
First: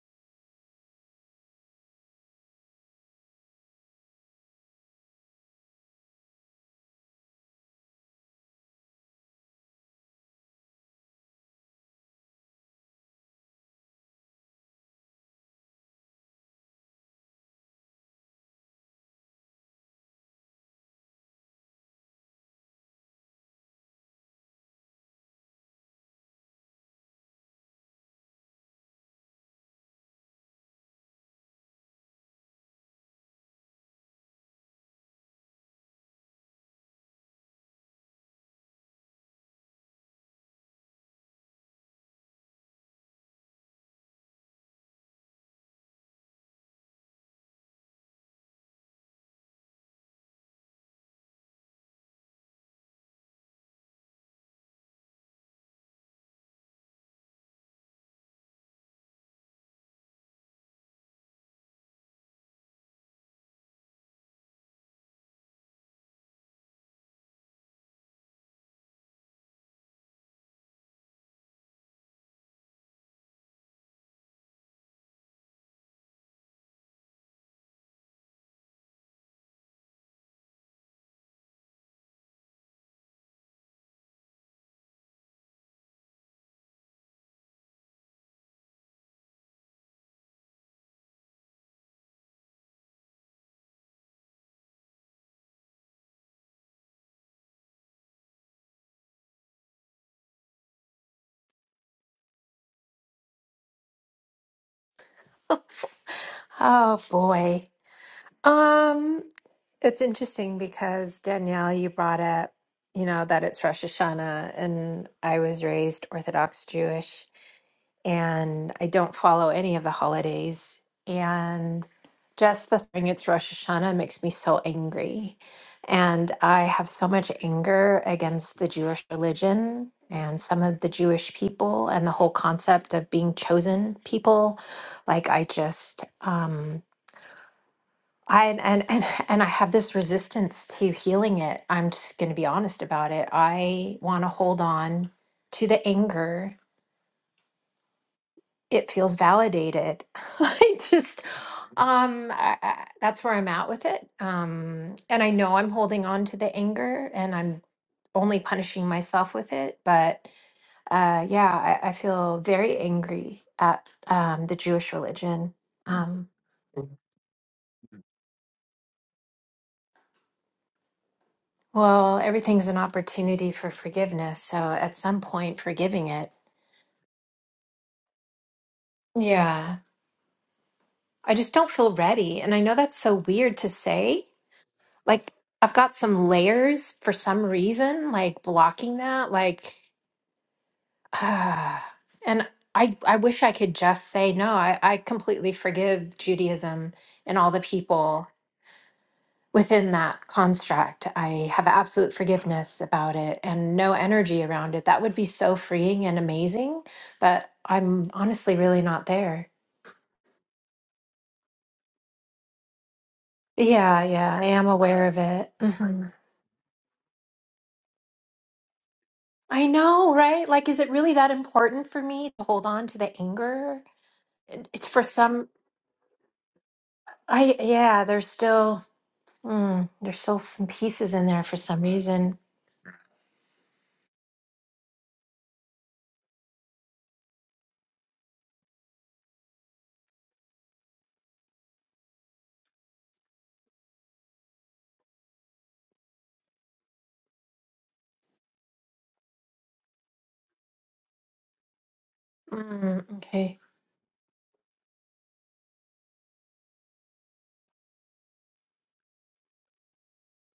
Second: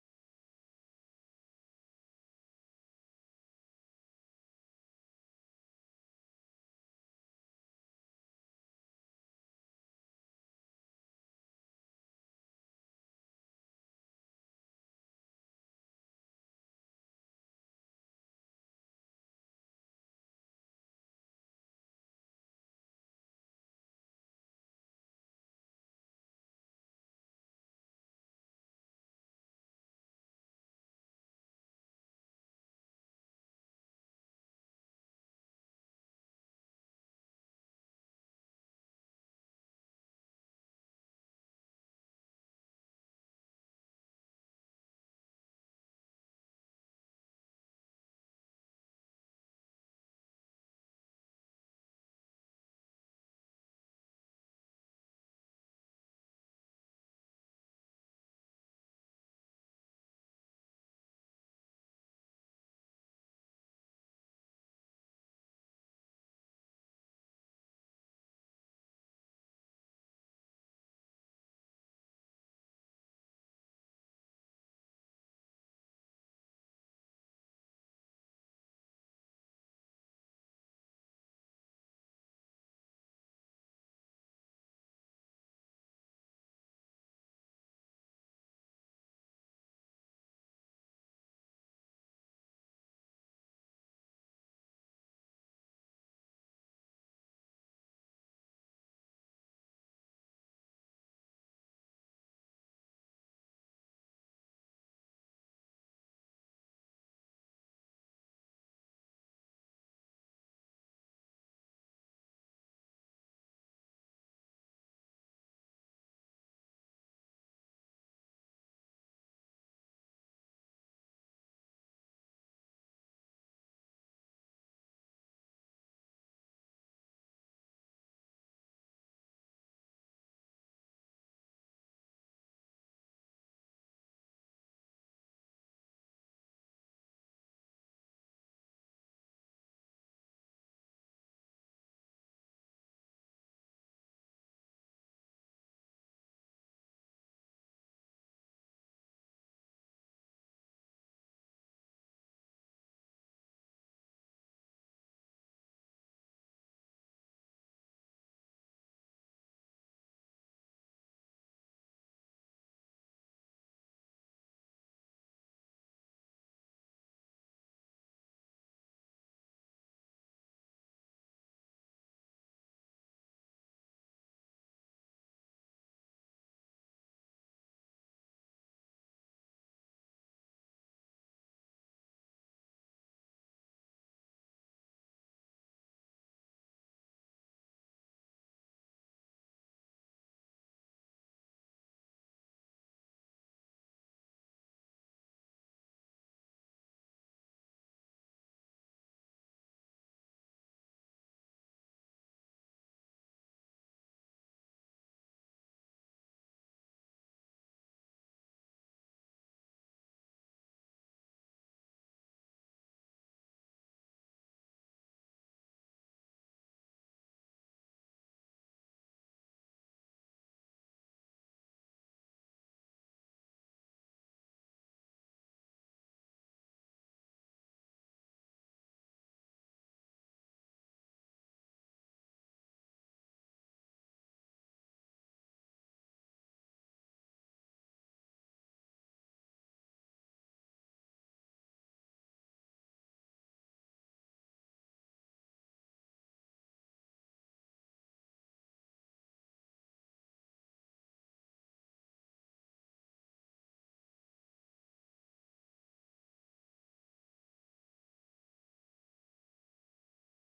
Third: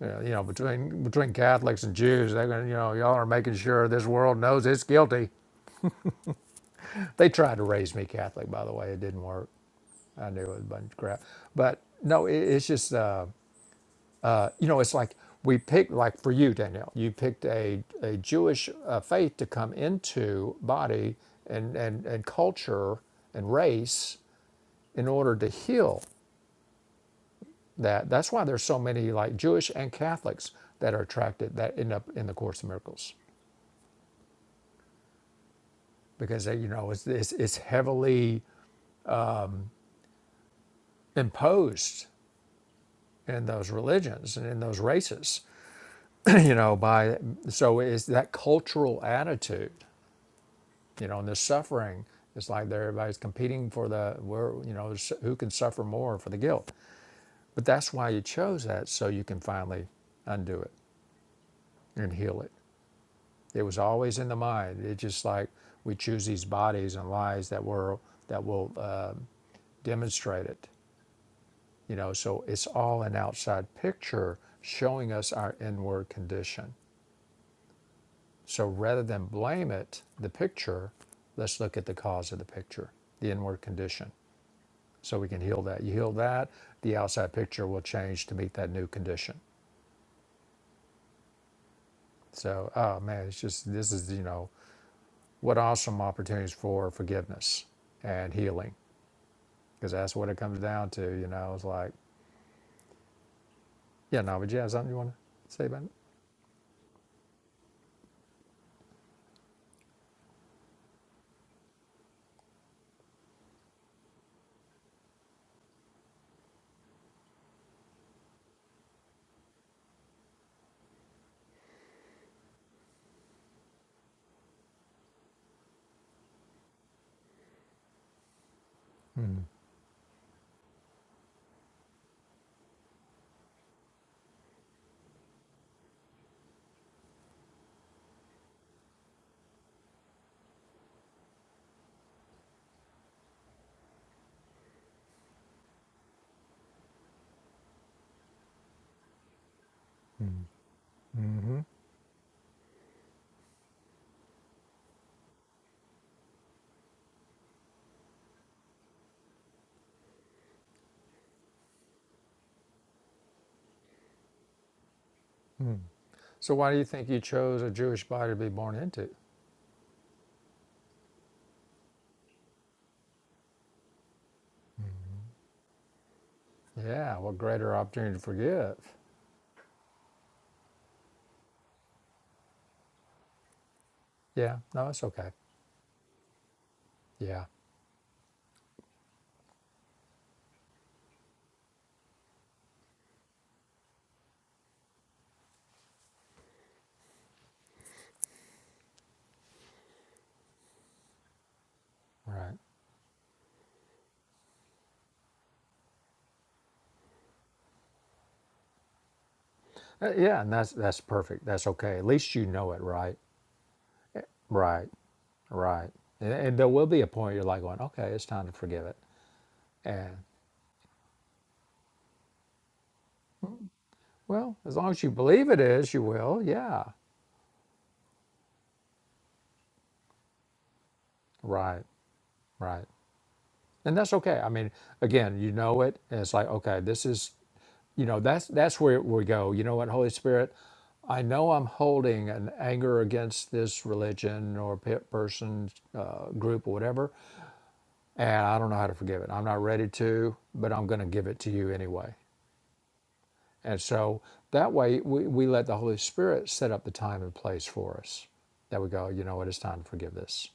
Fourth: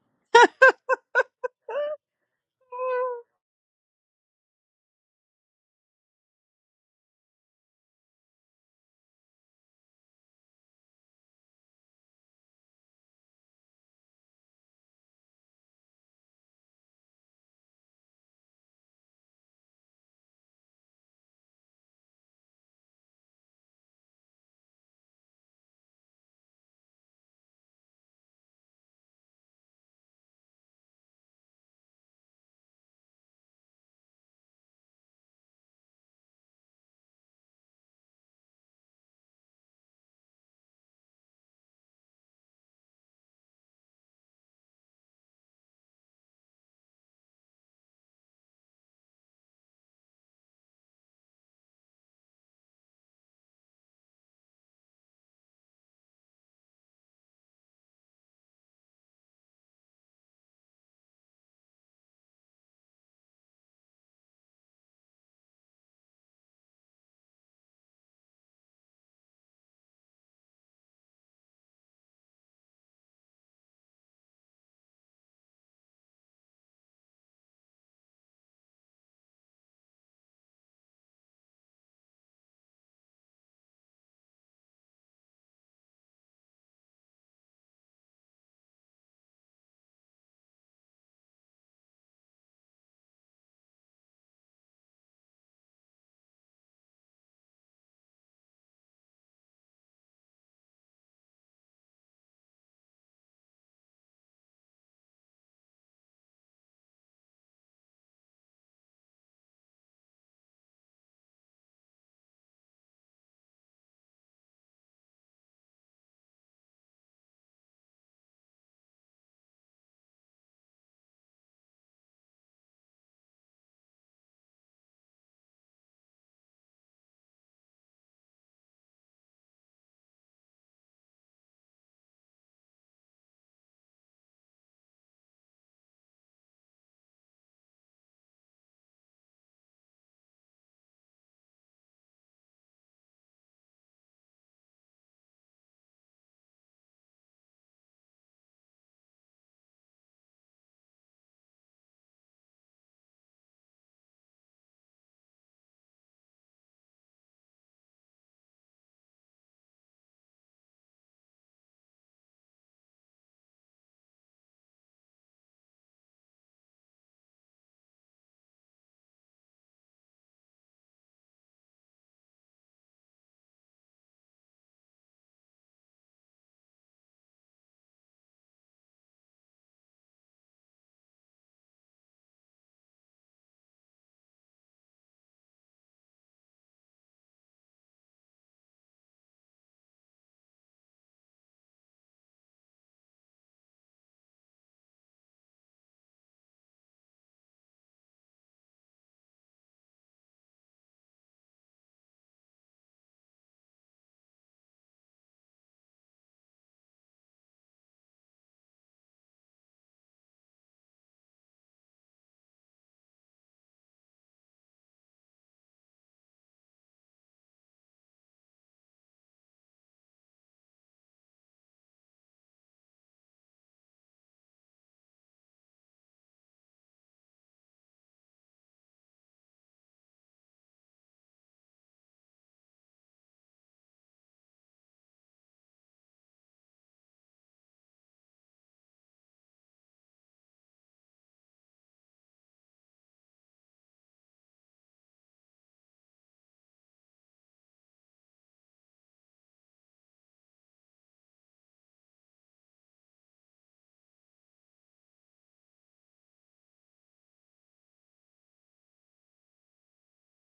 Speaker 1: You know, you know, between between Catholics and Jews, they're going, to you know, y'all are making sure this world knows it's guilty. They tried to raise me Catholic, by the way, it didn't work. I knew it was a bunch of crap. But no, it, it's just uh, uh, you know, it's like we picked like for you, Danielle, you picked a a Jewish uh, faith to come into body and and and culture and race in order to heal that. That's why there's so many like Jewish and Catholics that are attracted that end up in the Course of Miracles because they, you know it's, it's it's heavily imposed in those religions and in those races you know, by so it's that cultural attitude, you know, and the suffering. It's like there everybody's competing for the where you know s- who can suffer more for the guilt. But that's why you chose that, so you can finally undo it and heal it. It was always in the mind. It's just like we choose these bodies and lies that were that will uh, demonstrate it. You know, so it's all an outside picture showing us our inward condition So rather than blame it, the picture, let's look at the cause of the picture, the inward condition, so we can heal that. You heal that, the outside picture will change to meet that new condition. So, oh man, it's just this is you know what awesome opportunities for forgiveness and healing because that's what it comes down to. You know, it's like yeah, no, but you have something you want to say about it.
Speaker 2: Oh boy. Um, It's interesting because Danielle, you brought up, you know, that it's Rosh Hashanah, and I was raised Orthodox Jewish, and I don't follow any of the holidays. And just the thing it's Rosh Hashanah makes me so angry. And I have so much anger against the Jewish religion and some of the Jewish people and the whole concept of being chosen people. Like, I just, um, I and and and I have this resistance to healing it. I'm just going to be honest about it. I want to hold on to the anger. It feels validated. I just
Speaker 1: Mm-hmm.
Speaker 2: um I, I, that's where I'm at with it. Um and I know I'm holding on to the anger and I'm only punishing myself with it, but uh yeah, I, I feel very angry at um the Jewish religion. Um
Speaker 1: So why do you think you chose a Jewish body to be born into?
Speaker 2: Well, everything's an opportunity for forgiveness. So at some point, forgiving it.
Speaker 1: Yeah, what greater opportunity to forgive?
Speaker 2: Yeah. I just don't feel ready. And I know that's so weird to say.
Speaker 1: Yeah, no, it's okay.
Speaker 2: Like, I've got some layers for
Speaker 1: Yeah.
Speaker 2: some reason, like blocking that. Like, ah, and I, I wish I could just say, no, I, I completely forgive Judaism and all the people within that construct. I have absolute
Speaker 1: Right.
Speaker 2: forgiveness about it and no energy around it. That would be so freeing and amazing, but I'm honestly really not there.
Speaker 1: Uh, Yeah, and that's that's perfect. That's okay. At least you know it, right?
Speaker 2: Yeah, yeah, I am
Speaker 1: Right.
Speaker 2: aware of it.
Speaker 1: Right.
Speaker 2: hmm
Speaker 1: And, and there will be a point you're like going, okay, it's time to forgive it.
Speaker 2: I know,
Speaker 1: And
Speaker 2: right? Like, is it really that important for me to hold on to the anger?
Speaker 1: well,
Speaker 2: It-
Speaker 1: as
Speaker 2: It's
Speaker 1: long as
Speaker 2: for
Speaker 1: you believe
Speaker 2: some,
Speaker 1: it is, you will. Yeah.
Speaker 2: I, yeah, there's still, mm, there's still some pieces in there for some
Speaker 1: Right.
Speaker 2: reason.
Speaker 1: Right. And that's okay. I mean, again, you know it, and it's like, okay, this is, you know, that's that's where we go. You know what, Holy Spirit, I know I'm holding an anger against this religion or pe- person, uh, group, or whatever, and I don't know how to forgive it. I'm not ready to, but I'm going to give it to you anyway.
Speaker 2: Mm, okay.
Speaker 1: And so that way, we, we let the Holy Spirit set up the time and place for us. That we go, you know what, it's time to forgive this.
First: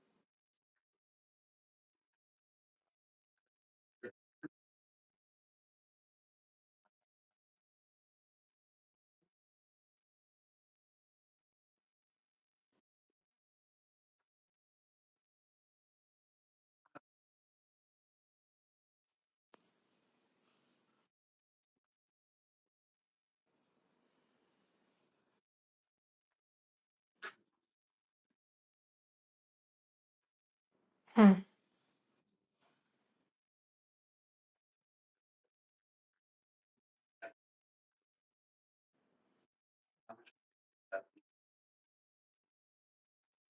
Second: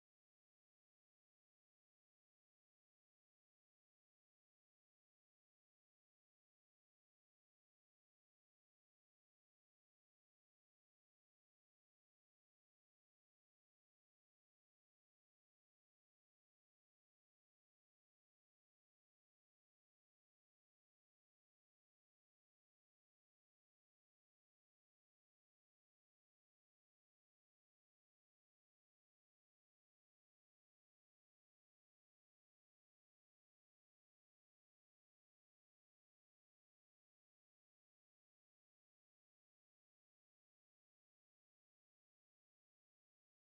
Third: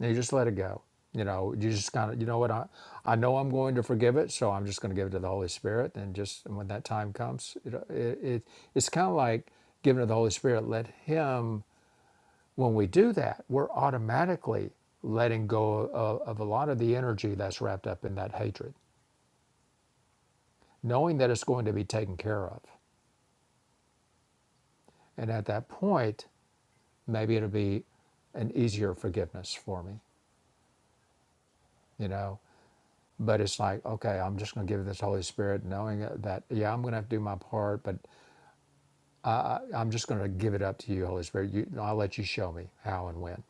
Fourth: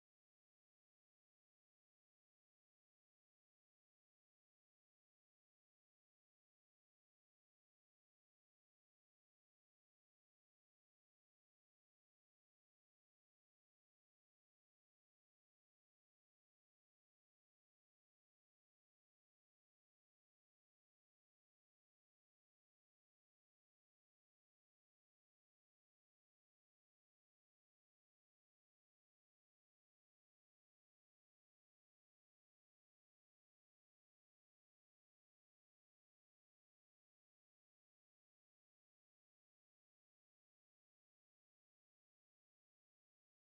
Speaker 1: And you just let it go. You know, you just kind of, you know what, I, I know I'm going to forgive it, so I'm just going to give it to the Holy Spirit. And just when that time comes, it, it, it it's kind of like giving it to the Holy Spirit. Let Him, when we do that, we're automatically letting go of, of a lot of the energy that's wrapped up in that hatred knowing that it's going to be taken care of. And at that point, maybe it'll be an easier forgiveness for me,
Speaker 2: Hmm.
Speaker 1: you know. But it's like, okay, I'm just going to give this Holy Spirit, knowing that, yeah, I'm going to have to do my part, but I'm just going to give it up to you, Holy Spirit. You, I'll let you show me how and when.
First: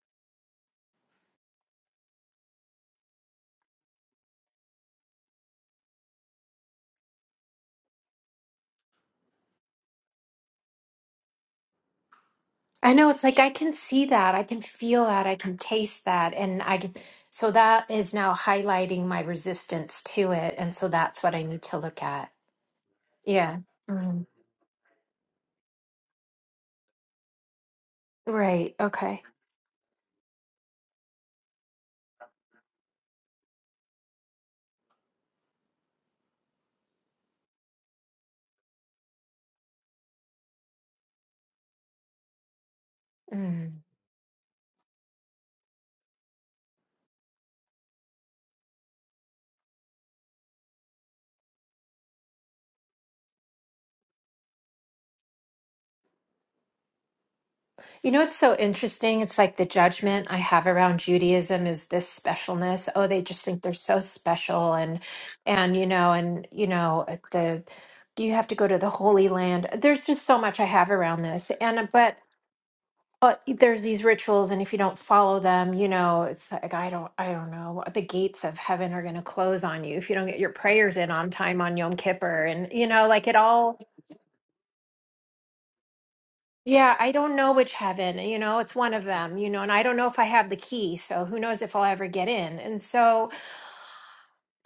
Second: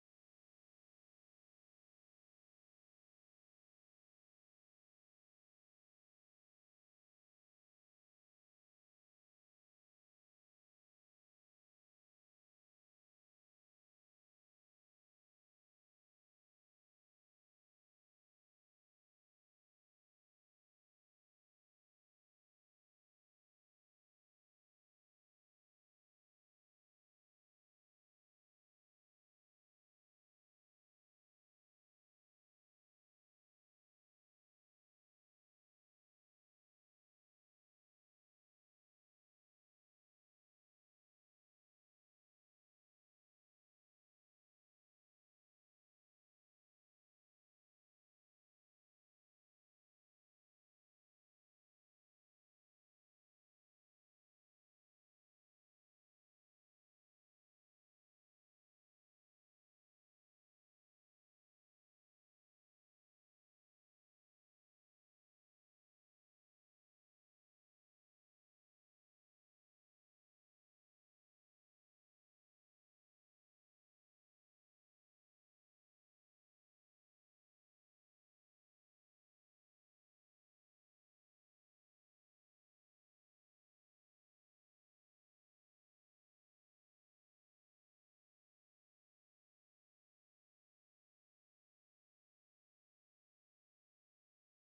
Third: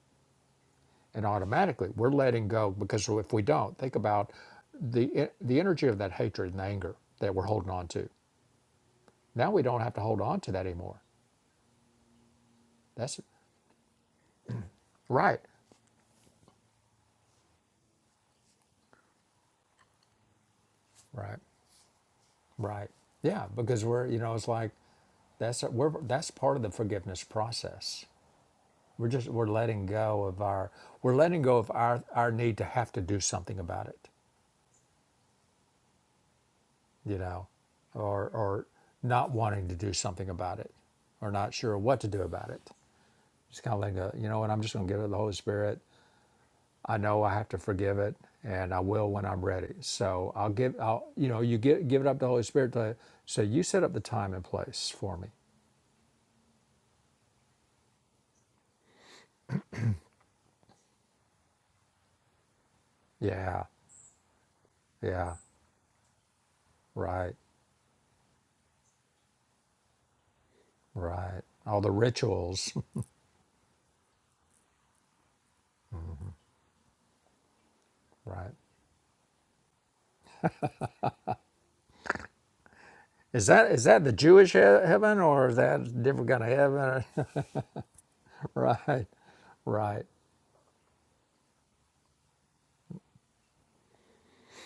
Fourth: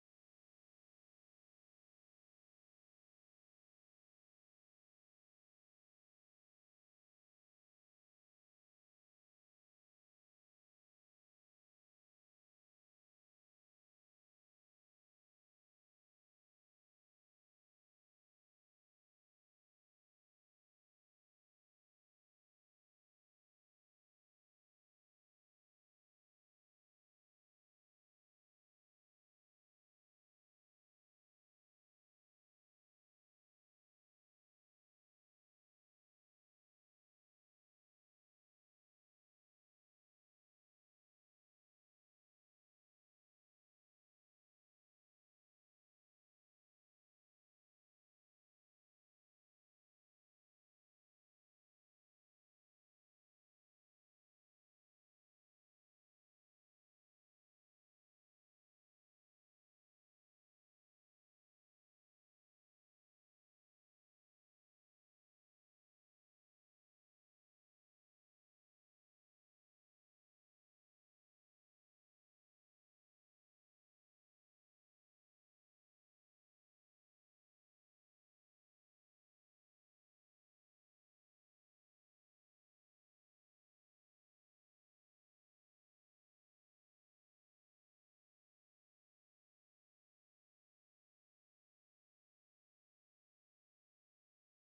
Speaker 1: And automatically, we're letting go because if we don't, think about the the energy of that hatred and anger that we're holding on to. Now we don't have to hold on to that anymore.
Speaker 2: I know
Speaker 1: That's
Speaker 2: it's like I can see that, I can feel that, I
Speaker 1: right,
Speaker 2: can taste that, and I can, so that is now highlighting my resistance to it, and so that's what
Speaker 1: right.
Speaker 2: I need to look at.
Speaker 1: Right. Yeah,
Speaker 2: Yeah.
Speaker 1: because we're, you
Speaker 2: Mm.
Speaker 1: know, it's like that's we're that's part of the forgiveness process.
Speaker 2: Right.
Speaker 1: We're
Speaker 2: Okay.
Speaker 1: just we're letting go of our we're letting go of our our need to have to do something about it, you know, or or not wanting to do something about it, or not sure what to do about it. Just kind
Speaker 2: Mm.
Speaker 1: of letting go, you know, and I'm just going to give it to the Holy Spirit. I know I have to forgive it, and I will when I'm ready. So I'll give I'll you know you give give it up to the Holy Spirit to say you set up the time and place for me.
Speaker 2: You know what's so interesting? It's like the judgment I have around Judaism is this specialness. Oh, they just think
Speaker 1: Yeah,
Speaker 2: they're so special, and
Speaker 1: yeah.
Speaker 2: and you know, and you know, at
Speaker 1: Right,
Speaker 2: the you have to go to the Holy Land. There's just so much I have around
Speaker 1: right.
Speaker 2: this,
Speaker 1: All
Speaker 2: and
Speaker 1: the
Speaker 2: but
Speaker 1: rituals,
Speaker 2: uh, there's these rituals and if you don't follow them you know it's like i don't i don't know the gates
Speaker 1: right?
Speaker 2: of heaven are going to close on you if you don't get your prayers in on time on yom kippur and you know like it
Speaker 1: Is that
Speaker 2: all
Speaker 1: is that the Jewish he- heaven or is that a different kind of
Speaker 2: yeah
Speaker 1: heaven?
Speaker 2: i don't know which heaven you know it's one of
Speaker 1: right,
Speaker 2: them you know and i don't
Speaker 1: right.
Speaker 2: know if i have the key so who knows if i'll ever get in and so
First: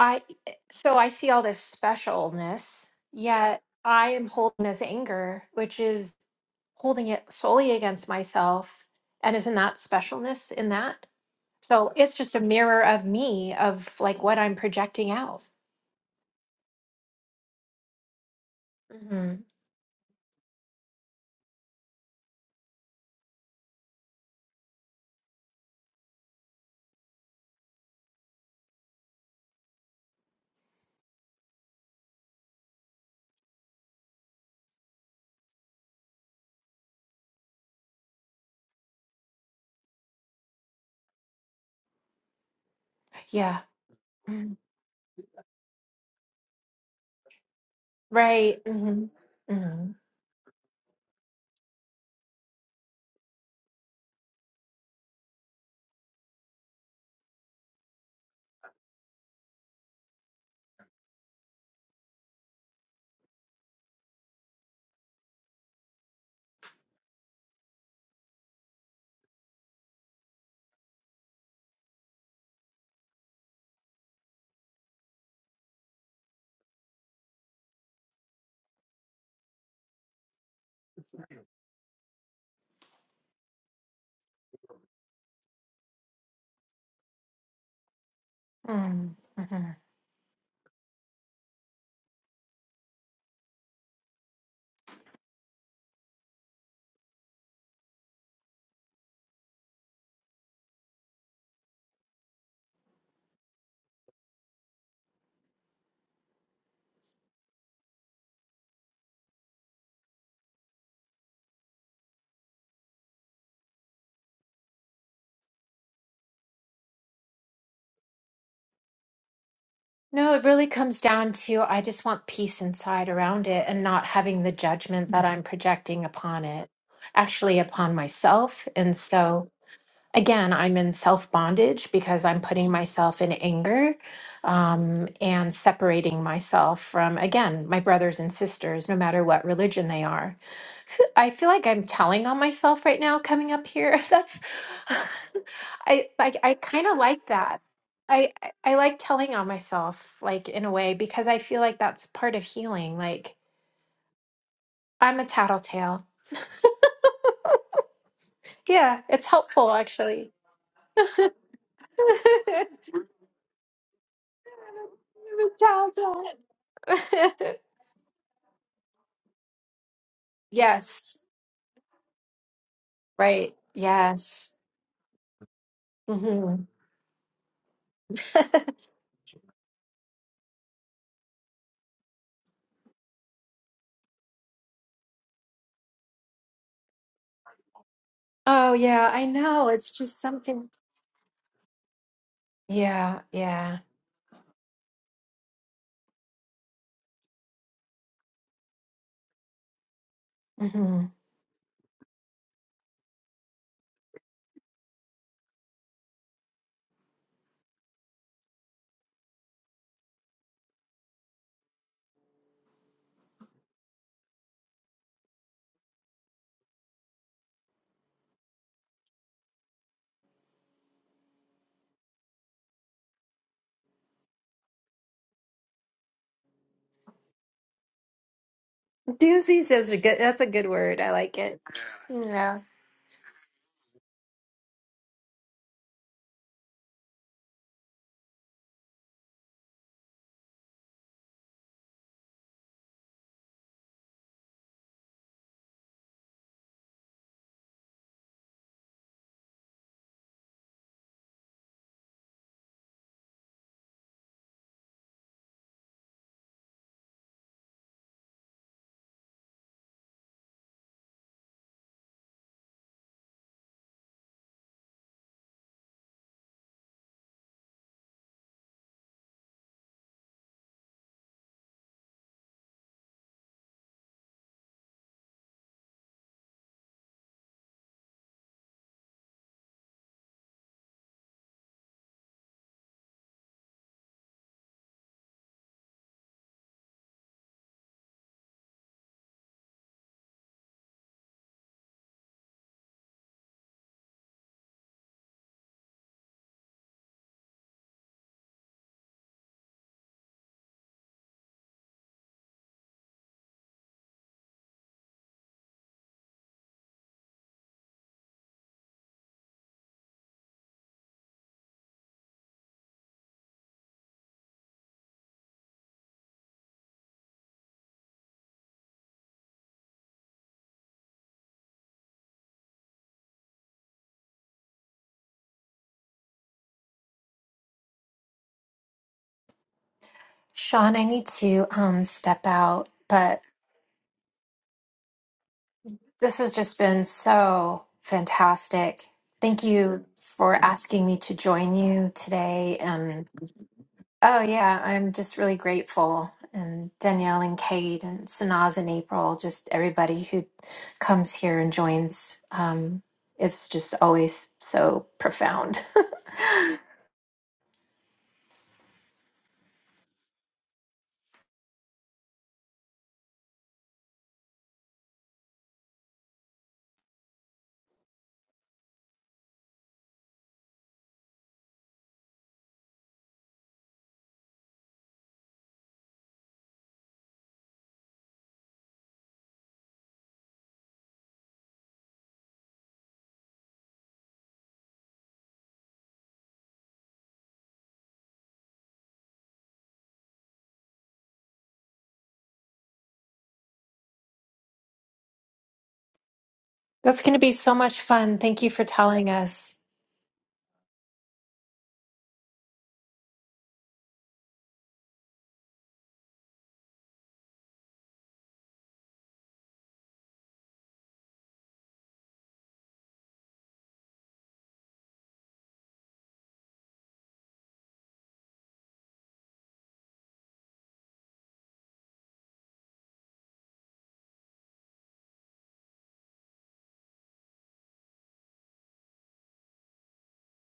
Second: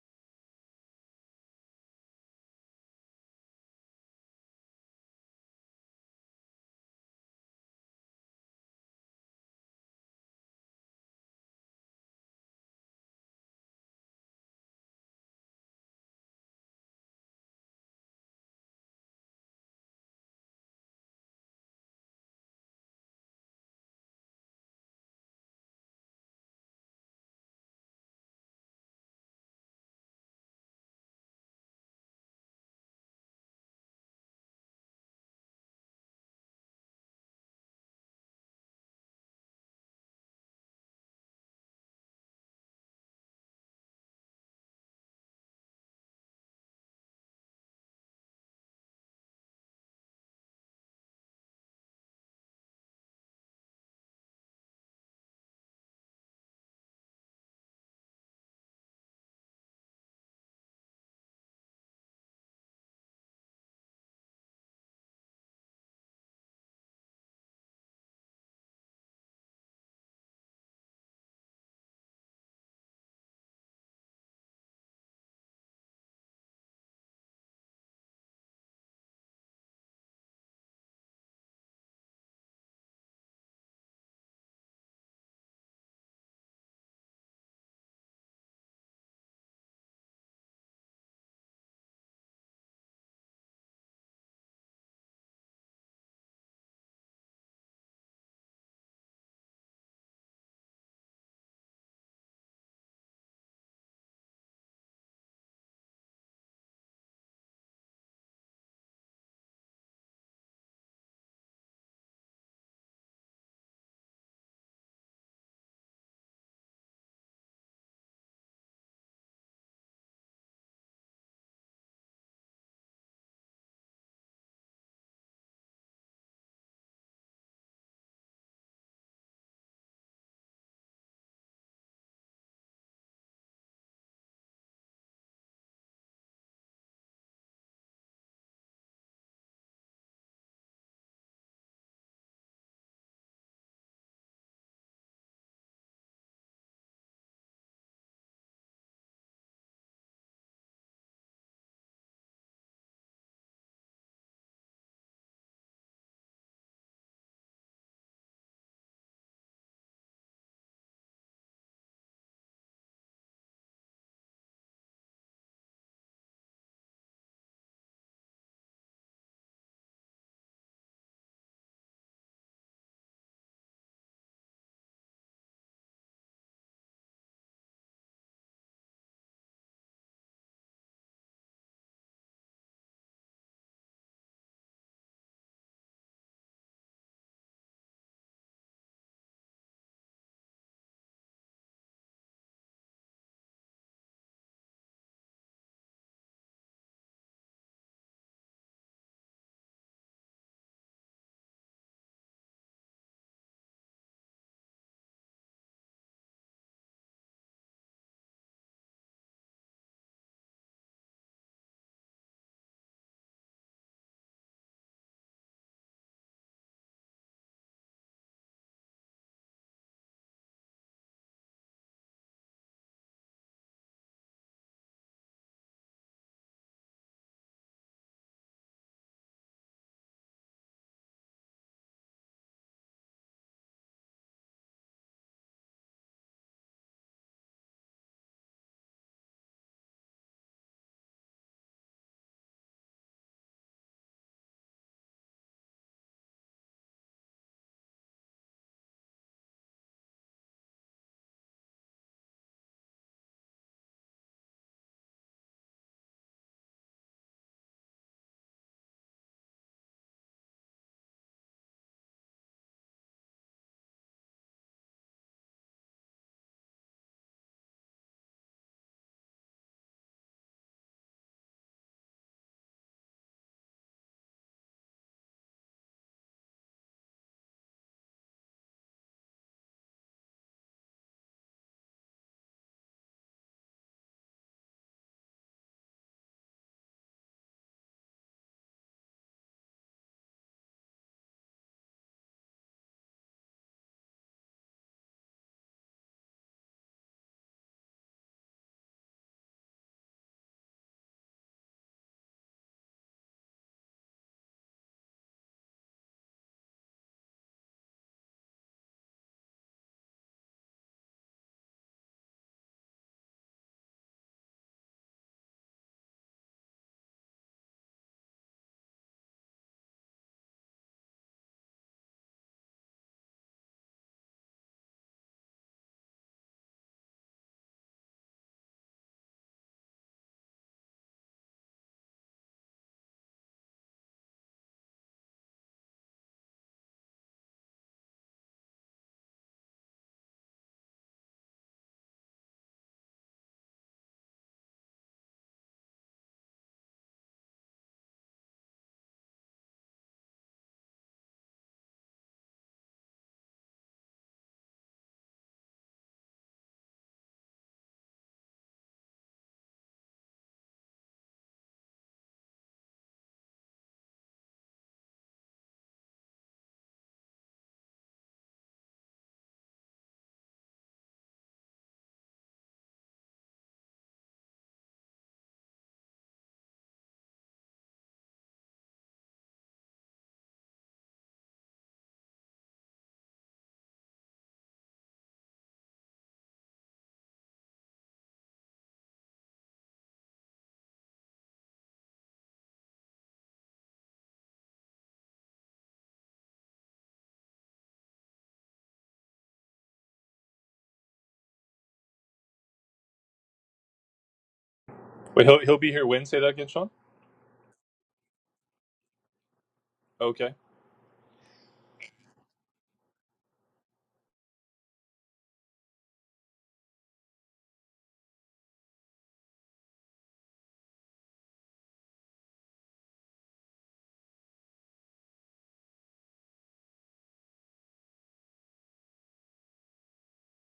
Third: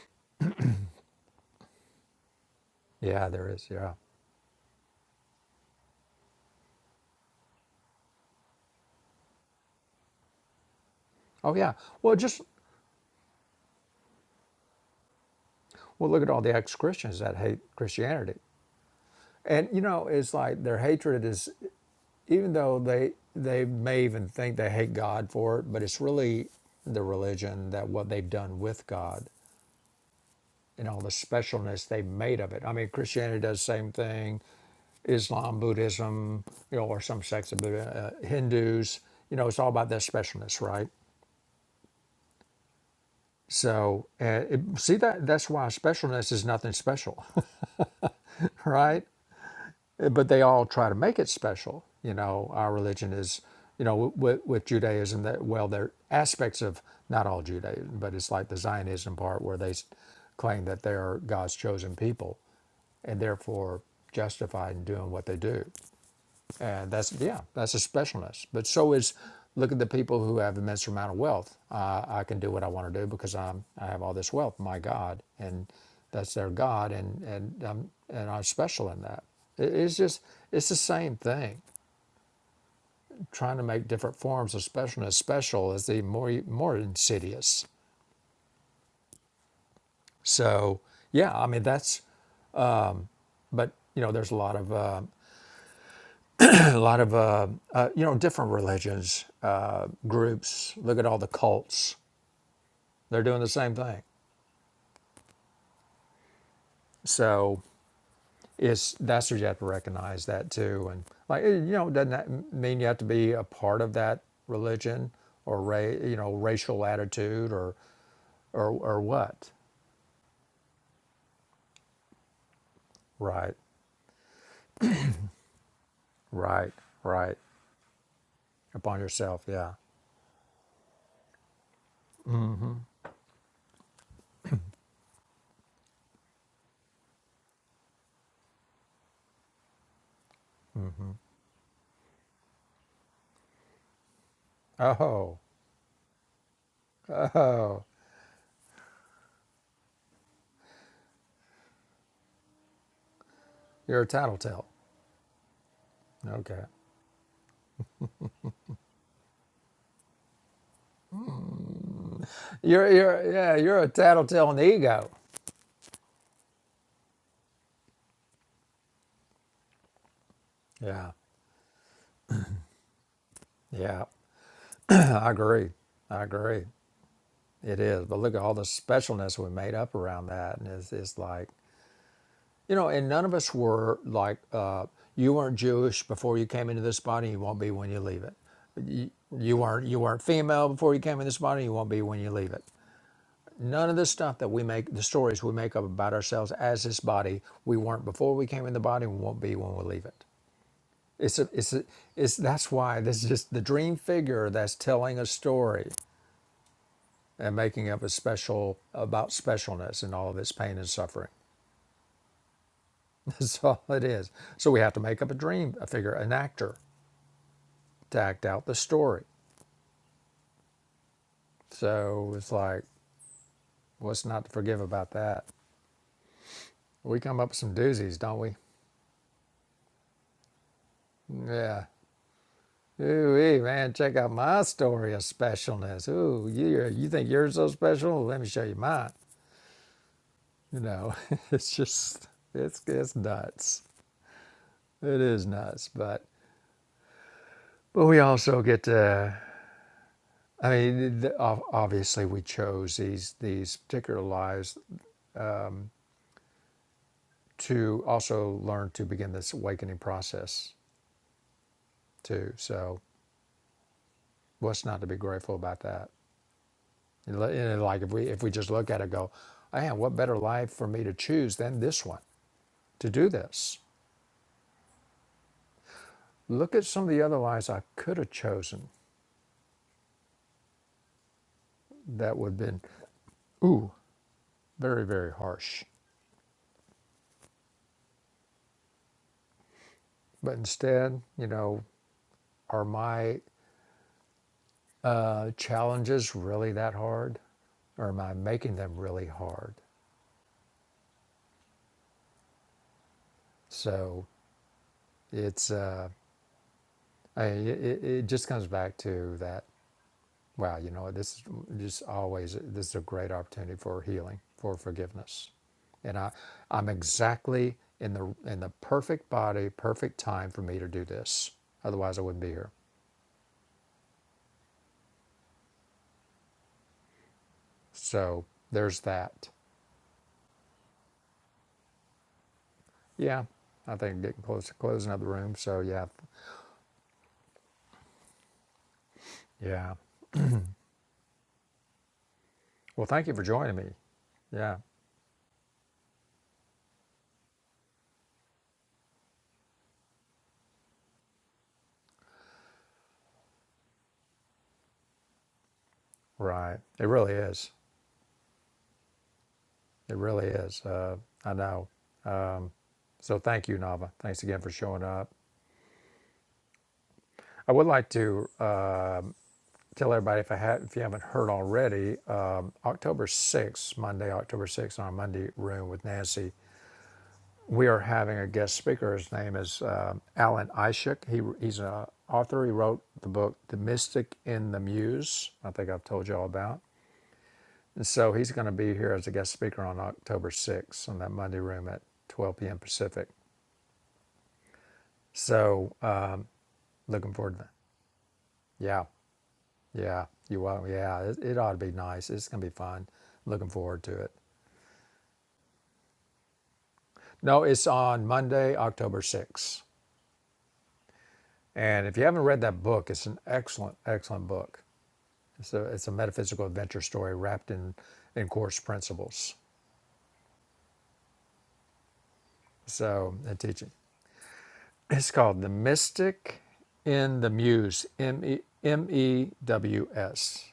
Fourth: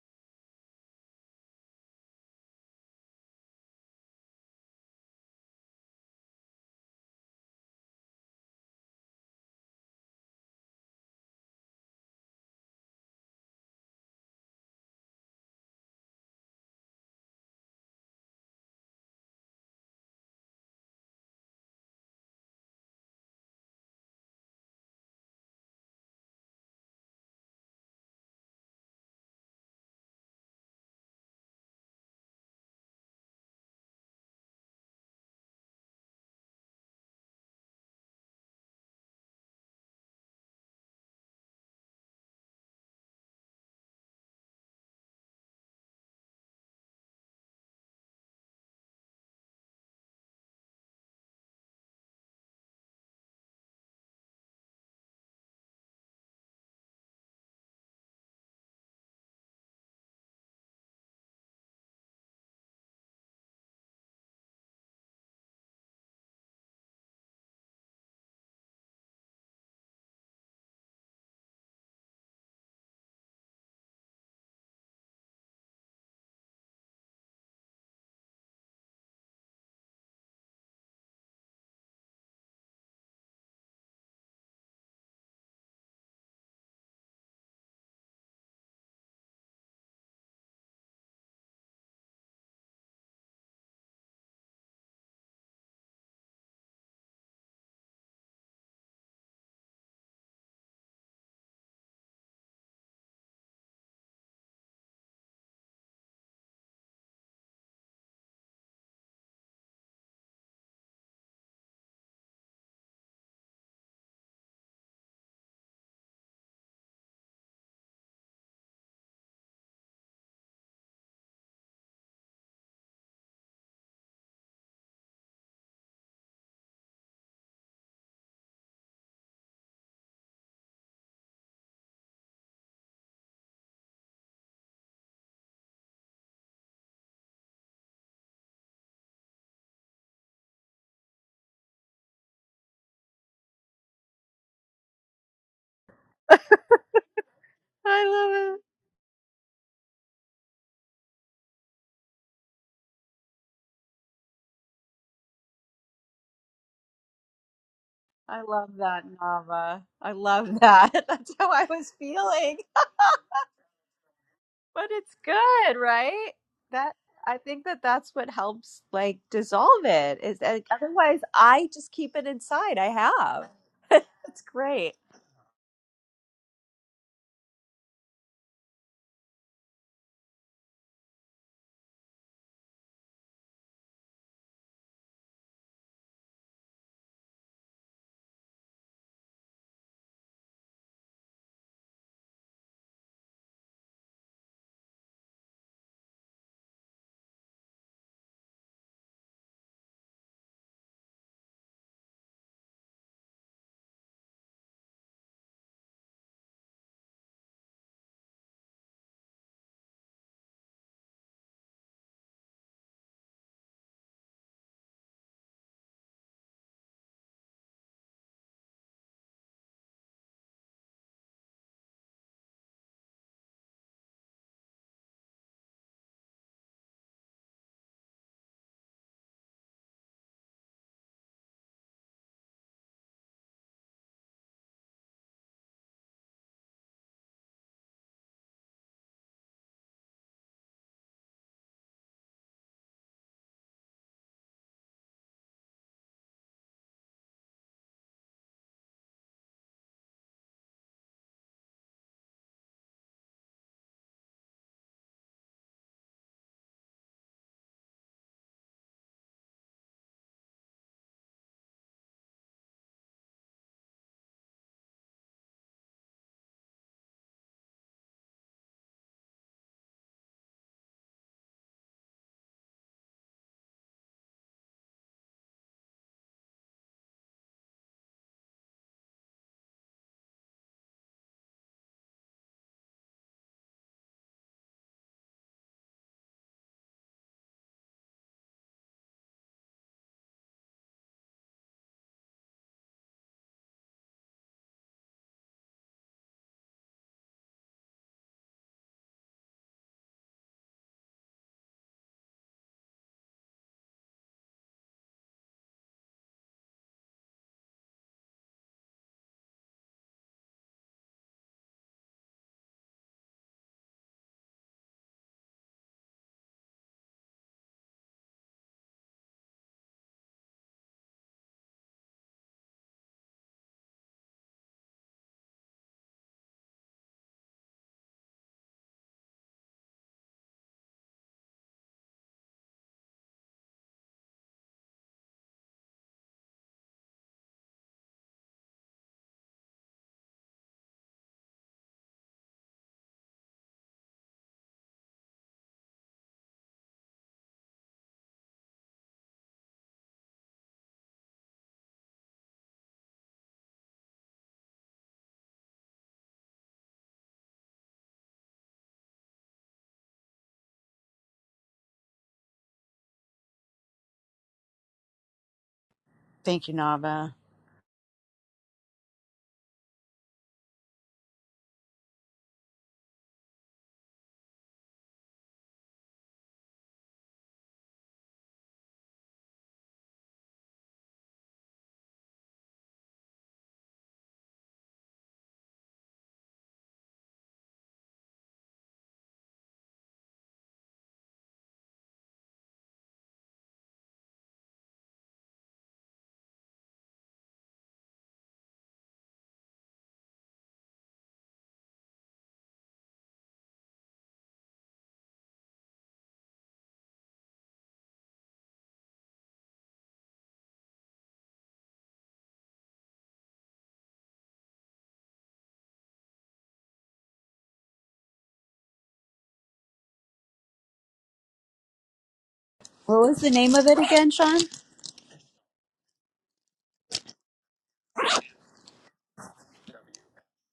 Speaker 2: i eh, so i see all this specialness
Speaker 1: Yeah, there
Speaker 2: yet
Speaker 1: is. Yeah.
Speaker 2: i am holding this anger which is holding it solely against myself and isn't that specialness in that
Speaker 1: Oh yeah.
Speaker 2: So it's
Speaker 1: Well,
Speaker 2: just a
Speaker 1: just
Speaker 2: mirror of me, of like what I'm projecting out.
Speaker 1: well, look at all the ex-Christians that hate Christianity,
Speaker 2: hmm
Speaker 1: and you know, it's like their hatred is even though they they may even think they hate God for it, but it's really the religion that what they've done with God you know, the specialness they made of it. I mean, Christianity does the same thing, Islam, Buddhism, you know, or some sects of Buddha, uh, Hindus. You know, it's all about that specialness, right?
Speaker 2: Yeah.
Speaker 1: So, uh,
Speaker 2: Mhm.
Speaker 1: it, see that that's why specialness is nothing special,
Speaker 2: Right.
Speaker 1: right?
Speaker 2: hmm hmm
Speaker 1: Uh, but they all try to make it special. You know, our religion is, you know, with, with Judaism that well, there are aspects of not all Judaism, but it's like the Zionism part where they s- claim that they are God's chosen people and therefore justified in doing what they do. And that's yeah, that's a specialness. But so is look at the people who have immense amount of wealth. Uh, I can do what I want to do because I'm I have all this wealth, my God, and that's their God, and and I'm and I'm special in that. It- it's just it's the same thing. Trying to make different forms of specialness special is the more more insidious.
Speaker 2: hmm hmm
Speaker 1: So yeah, I mean that's but you know there's a lot of uh, a lot of uh, uh, you know different religions uh, groups. Look at all the cults They're doing the same thing. So it's that's where you have to recognize that too. And like eh, you know, doesn't that mean you have to be a part of that religion or ra- you know racial attitude or or or what?
Speaker 2: No, it really comes down to I just want peace inside around
Speaker 1: Right,
Speaker 2: it and not having the judgment that I'm projecting upon it,
Speaker 1: right, right.
Speaker 2: actually upon myself. And
Speaker 1: Upon yourself,
Speaker 2: so
Speaker 1: yeah.
Speaker 2: again, I'm in self bondage because I'm putting myself in anger um, and separating myself from, again, my brothers and sisters, no matter what religion they are. I feel like I'm telling on myself right now coming up here. That's
Speaker 1: Oh,
Speaker 2: I like I kind of like that.
Speaker 1: oh,
Speaker 3: I
Speaker 2: I I
Speaker 3: love it.
Speaker 2: I like telling on myself like in a way because I feel like that's part of healing. Like
Speaker 1: you're a tattletale.
Speaker 2: I'm a tattletale.
Speaker 1: Okay,
Speaker 3: I love
Speaker 2: Yeah,
Speaker 3: that,
Speaker 2: it's helpful
Speaker 3: Nava. I
Speaker 2: actually.
Speaker 3: love that. That's how I was feeling.
Speaker 2: I'm
Speaker 1: you're you're yeah, you're a tattletale in the
Speaker 3: but
Speaker 1: ego.
Speaker 3: it's good,
Speaker 2: a
Speaker 3: right? That I
Speaker 2: tattletale.
Speaker 3: think that that's what helps like dissolve it is that
Speaker 1: Yeah,
Speaker 2: yes,
Speaker 3: otherwise I just keep it inside. I have.
Speaker 2: right.
Speaker 1: yeah.
Speaker 3: That's
Speaker 2: Yes.
Speaker 3: great.
Speaker 1: I agree. I
Speaker 2: hmm
Speaker 1: agree. It is, but look at all the specialness we made up around that, and it's, it's like, you know, and none of us were like, uh, you weren't Jewish before you came into this body, you won't be when you leave it.
Speaker 2: oh
Speaker 1: You,
Speaker 2: yeah, I
Speaker 1: you
Speaker 2: know.
Speaker 1: weren't
Speaker 2: It's
Speaker 1: you
Speaker 2: just
Speaker 1: weren't female
Speaker 2: something.
Speaker 1: before you came in this body, you won't be when you leave it.
Speaker 2: Yeah, yeah.
Speaker 1: None of the stuff that we make, the stories we make up about ourselves as this body, we weren't before we came in the body, we won't be when we leave it.
Speaker 2: Mm-hmm.
Speaker 1: It's a, it's a, it's that's why this is just the dream figure that's telling a story and making of a special about specialness and all of its pain and suffering. That's all it is. So we have to make up a dream, a figure, an actor to act out the story. So it's like, what's not to forgive about that? We come up with some doozies, don't we?
Speaker 2: Doozies is a good. That's a good word. I like it.
Speaker 1: Yeah.
Speaker 2: Yeah.
Speaker 1: Ooh, wee, man, check out my story of specialness. Ooh, you you think you're so special? Let me show you mine. You know, it's just it's it's nuts. It is nuts, but but we also get to I mean, the, ob- obviously, we chose these these particular lives to also learn to begin this awakening process too. So, what's not to be grateful about that? And li- and like if we if we just look at it, and go, man, what better life for me to choose than this one to do this? Look at some of the other lives I could have chosen that would have been, ooh, very very harsh. But instead, you know, are my uh, challenges really that hard, or am I making them really hard? So it's uh, I, it, it just comes back to that. Wow, you know this is just always this is a great opportunity for healing, for forgiveness, and I I'm exactly in the in the perfect body, perfect time for me to do this. Otherwise, I wouldn't be here. So there's that.
Speaker 2: Sean, I need to um step out, but
Speaker 1: Yeah, I think getting close to closing up the room. So yeah,
Speaker 2: this has just been so fantastic. Thank
Speaker 1: yeah.
Speaker 2: you for asking me to join you today.
Speaker 1: Well, thank
Speaker 2: And
Speaker 1: you for joining me.
Speaker 2: oh
Speaker 1: Yeah,
Speaker 2: yeah, I'm just really grateful. And Danielle and Kate and Sanaz and April, just everybody who comes here and joins. Um, it's just always so profound.
Speaker 1: right. It really is. It really is. Uh, I know. So thank you, Nava. Thanks again for showing up.
Speaker 3: Thank you, Nava.
Speaker 1: I would like to uh, tell everybody if I had, if you haven't heard already, um, October 6th, Monday, October 6th, on our Monday room with Nancy, we are having a guest speaker. His name is um, Alan Ishak. He, he's an author. He wrote the book, The Mystic in the Muse. I think I've told you all about. And so he's going to be here as a guest speaker on October 6th on that Monday room at 12 p.m. Pacific. So uh,
Speaker 2: That's
Speaker 1: looking
Speaker 2: going to be
Speaker 1: forward to that.
Speaker 2: so much fun. Thank you for
Speaker 1: Yeah,
Speaker 2: telling us.
Speaker 1: yeah, you will. Yeah, it, it ought to be nice. It's going to be fun. Looking forward to it.
Speaker 4: Wait, he'll he'll be here when? Say that again, Sean.
Speaker 1: No, it's on Monday, October 6th.
Speaker 4: Okay.
Speaker 1: And if you haven't read that book, it's an excellent, excellent book. It's a, it's a metaphysical adventure story wrapped in, in course principles.
Speaker 3: What
Speaker 1: So,
Speaker 3: was the
Speaker 1: and
Speaker 3: name of
Speaker 1: teaching.
Speaker 3: it again, Sean?
Speaker 1: It's called The Mystic in the Muse, M E M E W S.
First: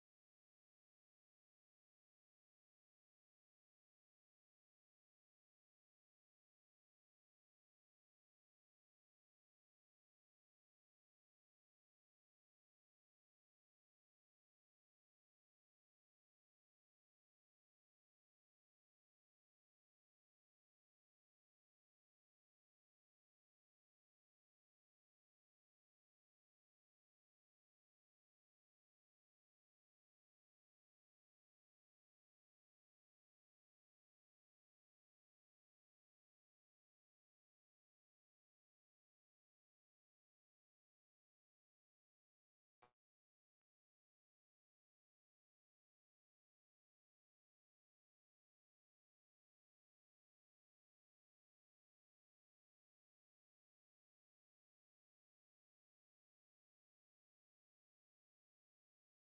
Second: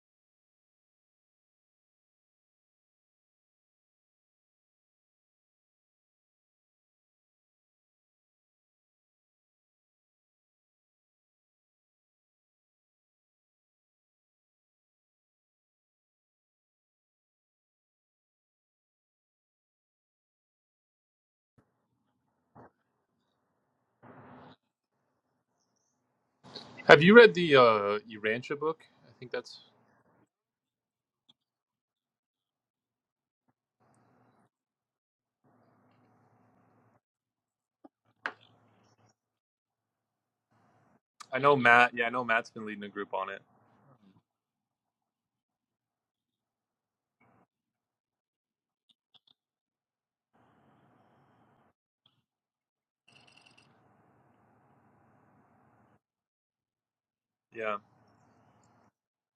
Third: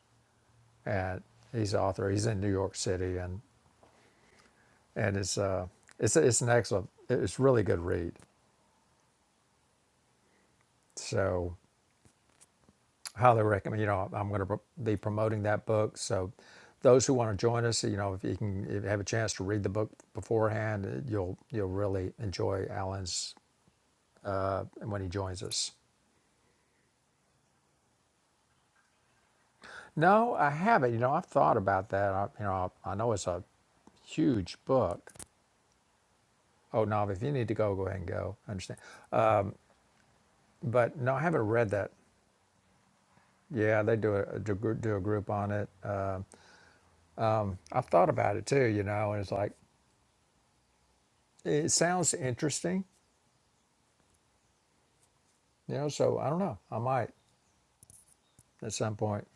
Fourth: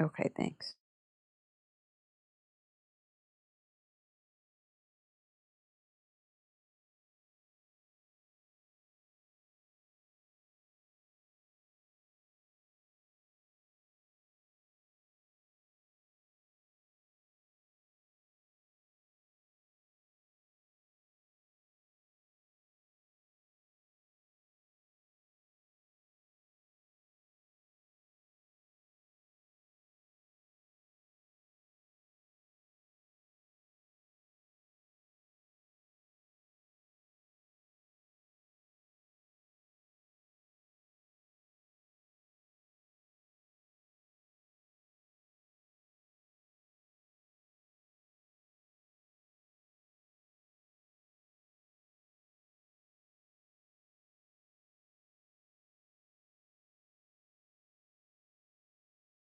Speaker 3: Okay, thanks.
Speaker 1: And he's the author. He's in New York City, and and it's uh it's it's an excellent, it's really good read. So highly recommend. You know, I'm going to be promoting that book. So those who want to join us, you know, if you can if you have a chance to read the book beforehand, you'll you'll really enjoy Alan's uh, when he joins us.
Speaker 4: Have you read the uh, Urantia book? I think that's.
Speaker 1: No, I haven't. You know, I've thought about that. I, you know, I, I know it's a huge book. Oh, no, if you need to go, go ahead and go. I understand. But no, I
Speaker 4: I
Speaker 1: haven't
Speaker 4: know
Speaker 1: read that.
Speaker 4: Matt. Yeah, I know Matt's been leading a group on it.
Speaker 1: Yeah, they do a, do a gr- do a group on it. Uh, I've thought about it too, you know, and it's like, it sounds interesting, you know, so I don't know. I might
Speaker 4: Yeah.
Speaker 1: at some point,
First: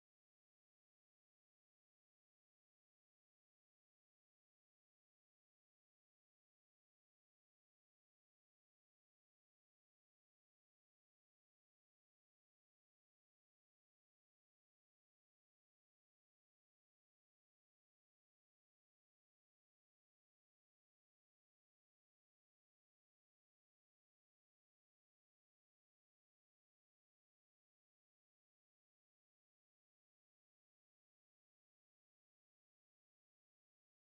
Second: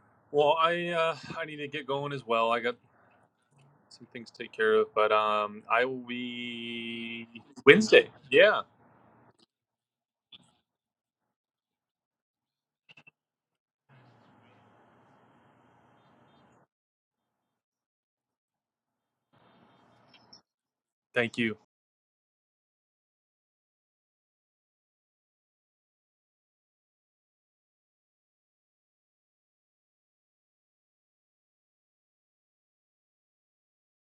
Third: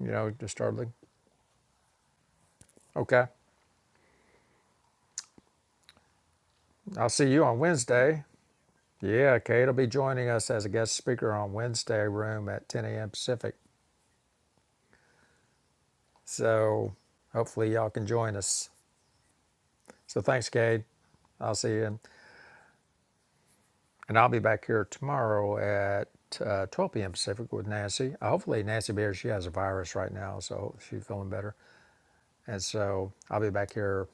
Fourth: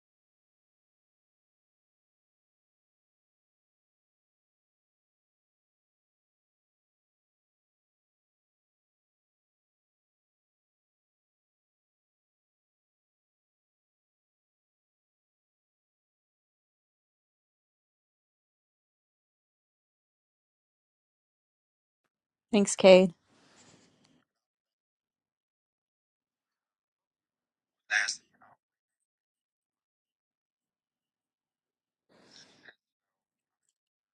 Speaker 1: you know, just
Speaker 4: Well,
Speaker 1: start
Speaker 4: I
Speaker 1: looking.
Speaker 4: uh, I need to get going as well. I got
Speaker 1: Okay.
Speaker 4: some things to take care of, but um, I will
Speaker 1: I'll
Speaker 4: be
Speaker 1: see you on
Speaker 4: Wednesday.
Speaker 1: Wednesday.
Speaker 4: Yeah.
Speaker 1: Yeah, Kate will be joining us as a guest speaker on Wednesday room at 10 a.m. Pacific. So hopefully y'all can join us. So thanks, Cade.
Speaker 4: Thank you.
Speaker 1: I'll see you.
Speaker 3: Thanks, Cade.
Speaker 1: And I'll be back here tomorrow at uh, 12 p.m. Pacific with Nancy. Uh, hopefully, Nancy Bear, she has a virus right now, so she's feeling better. And so I'll be back here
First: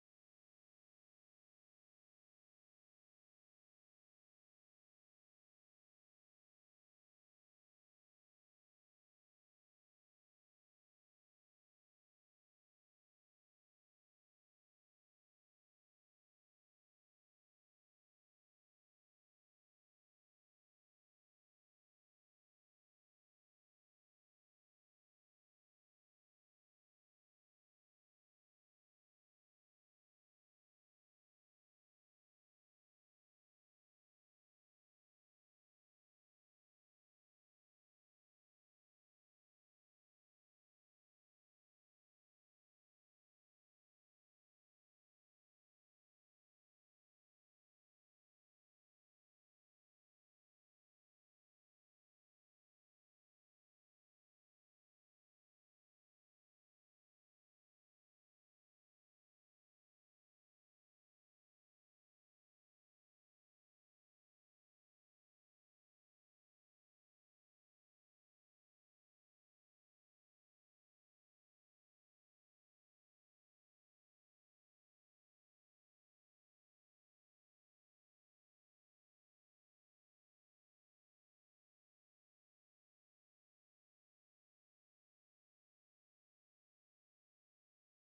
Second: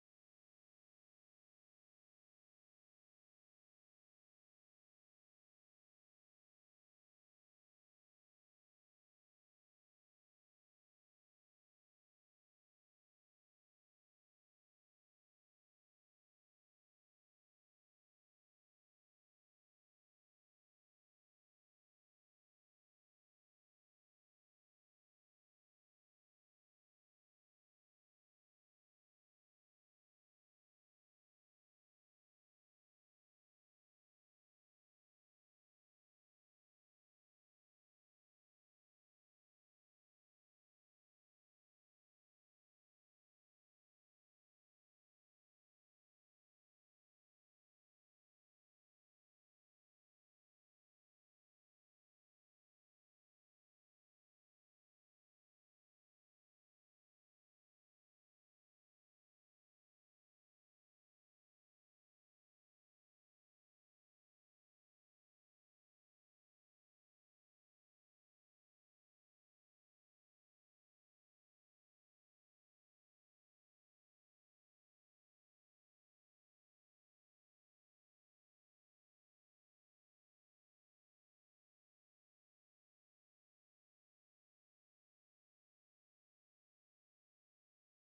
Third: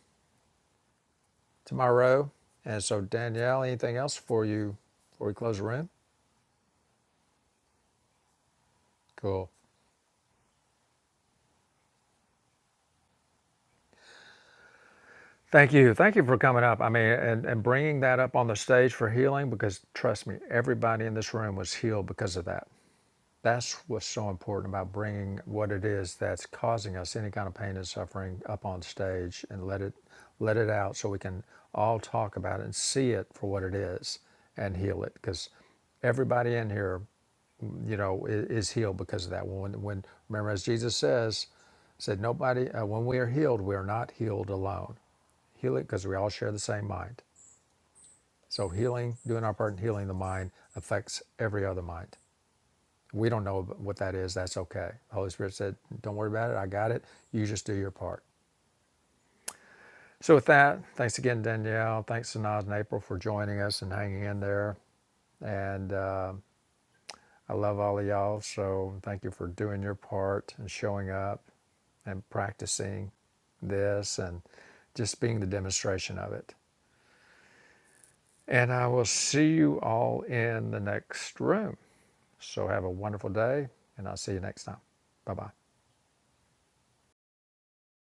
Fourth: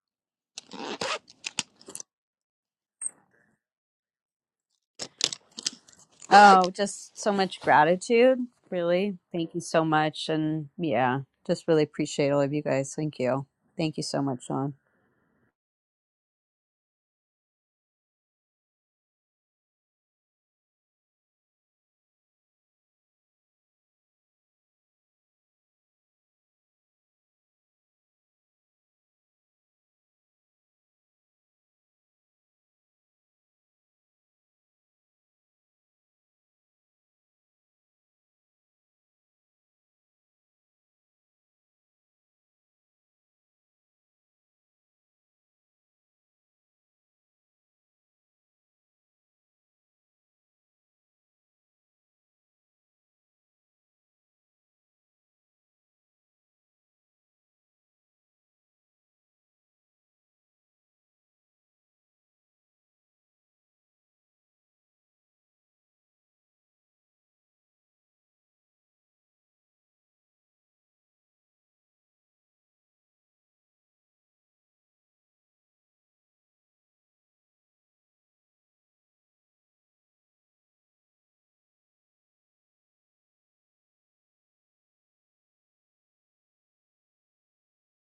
Speaker 1: tomorrow. And so, Danielle, anything else for you before we close the room?
Speaker 3: Oh, just so much gratitude. Really.
Speaker 1: Cool.
Speaker 3: Thank you so much. And yeah, just really appreciate all of you guys. Thank you. Thank you so much, Sean.
Speaker 1: Thank you. Thank you for coming up. I mean, and, and bringing that up on the stage for healing because trust me, everybody in this room was healed because of that. That's what's so important about bringing what it is that's causing us any kind of pain and suffering up on stage and let it let it out so we can all talk about it and see it for what it is and heal it because everybody in here you know i- is healed because of that when when remember as Jesus says said nobody uh, when we are healed we are not healed alone heal it because we all share the same mind so healing doing our part in healing the mind affects every other mind we don't know what that is. That's okay. The Holy Spirit said, Don't worry about it. I got it. You just do your part. So, with that, thanks again, Danielle. Thanks, Sanaz and April, for joining us and hanging in there. And uh, I love all of y'all. So, thank you for doing your part and showing up and practicing this and just being the demonstration of it. And I will see you all in the next room. So, have a wonderful day, and I'll see you next time. Bye bye.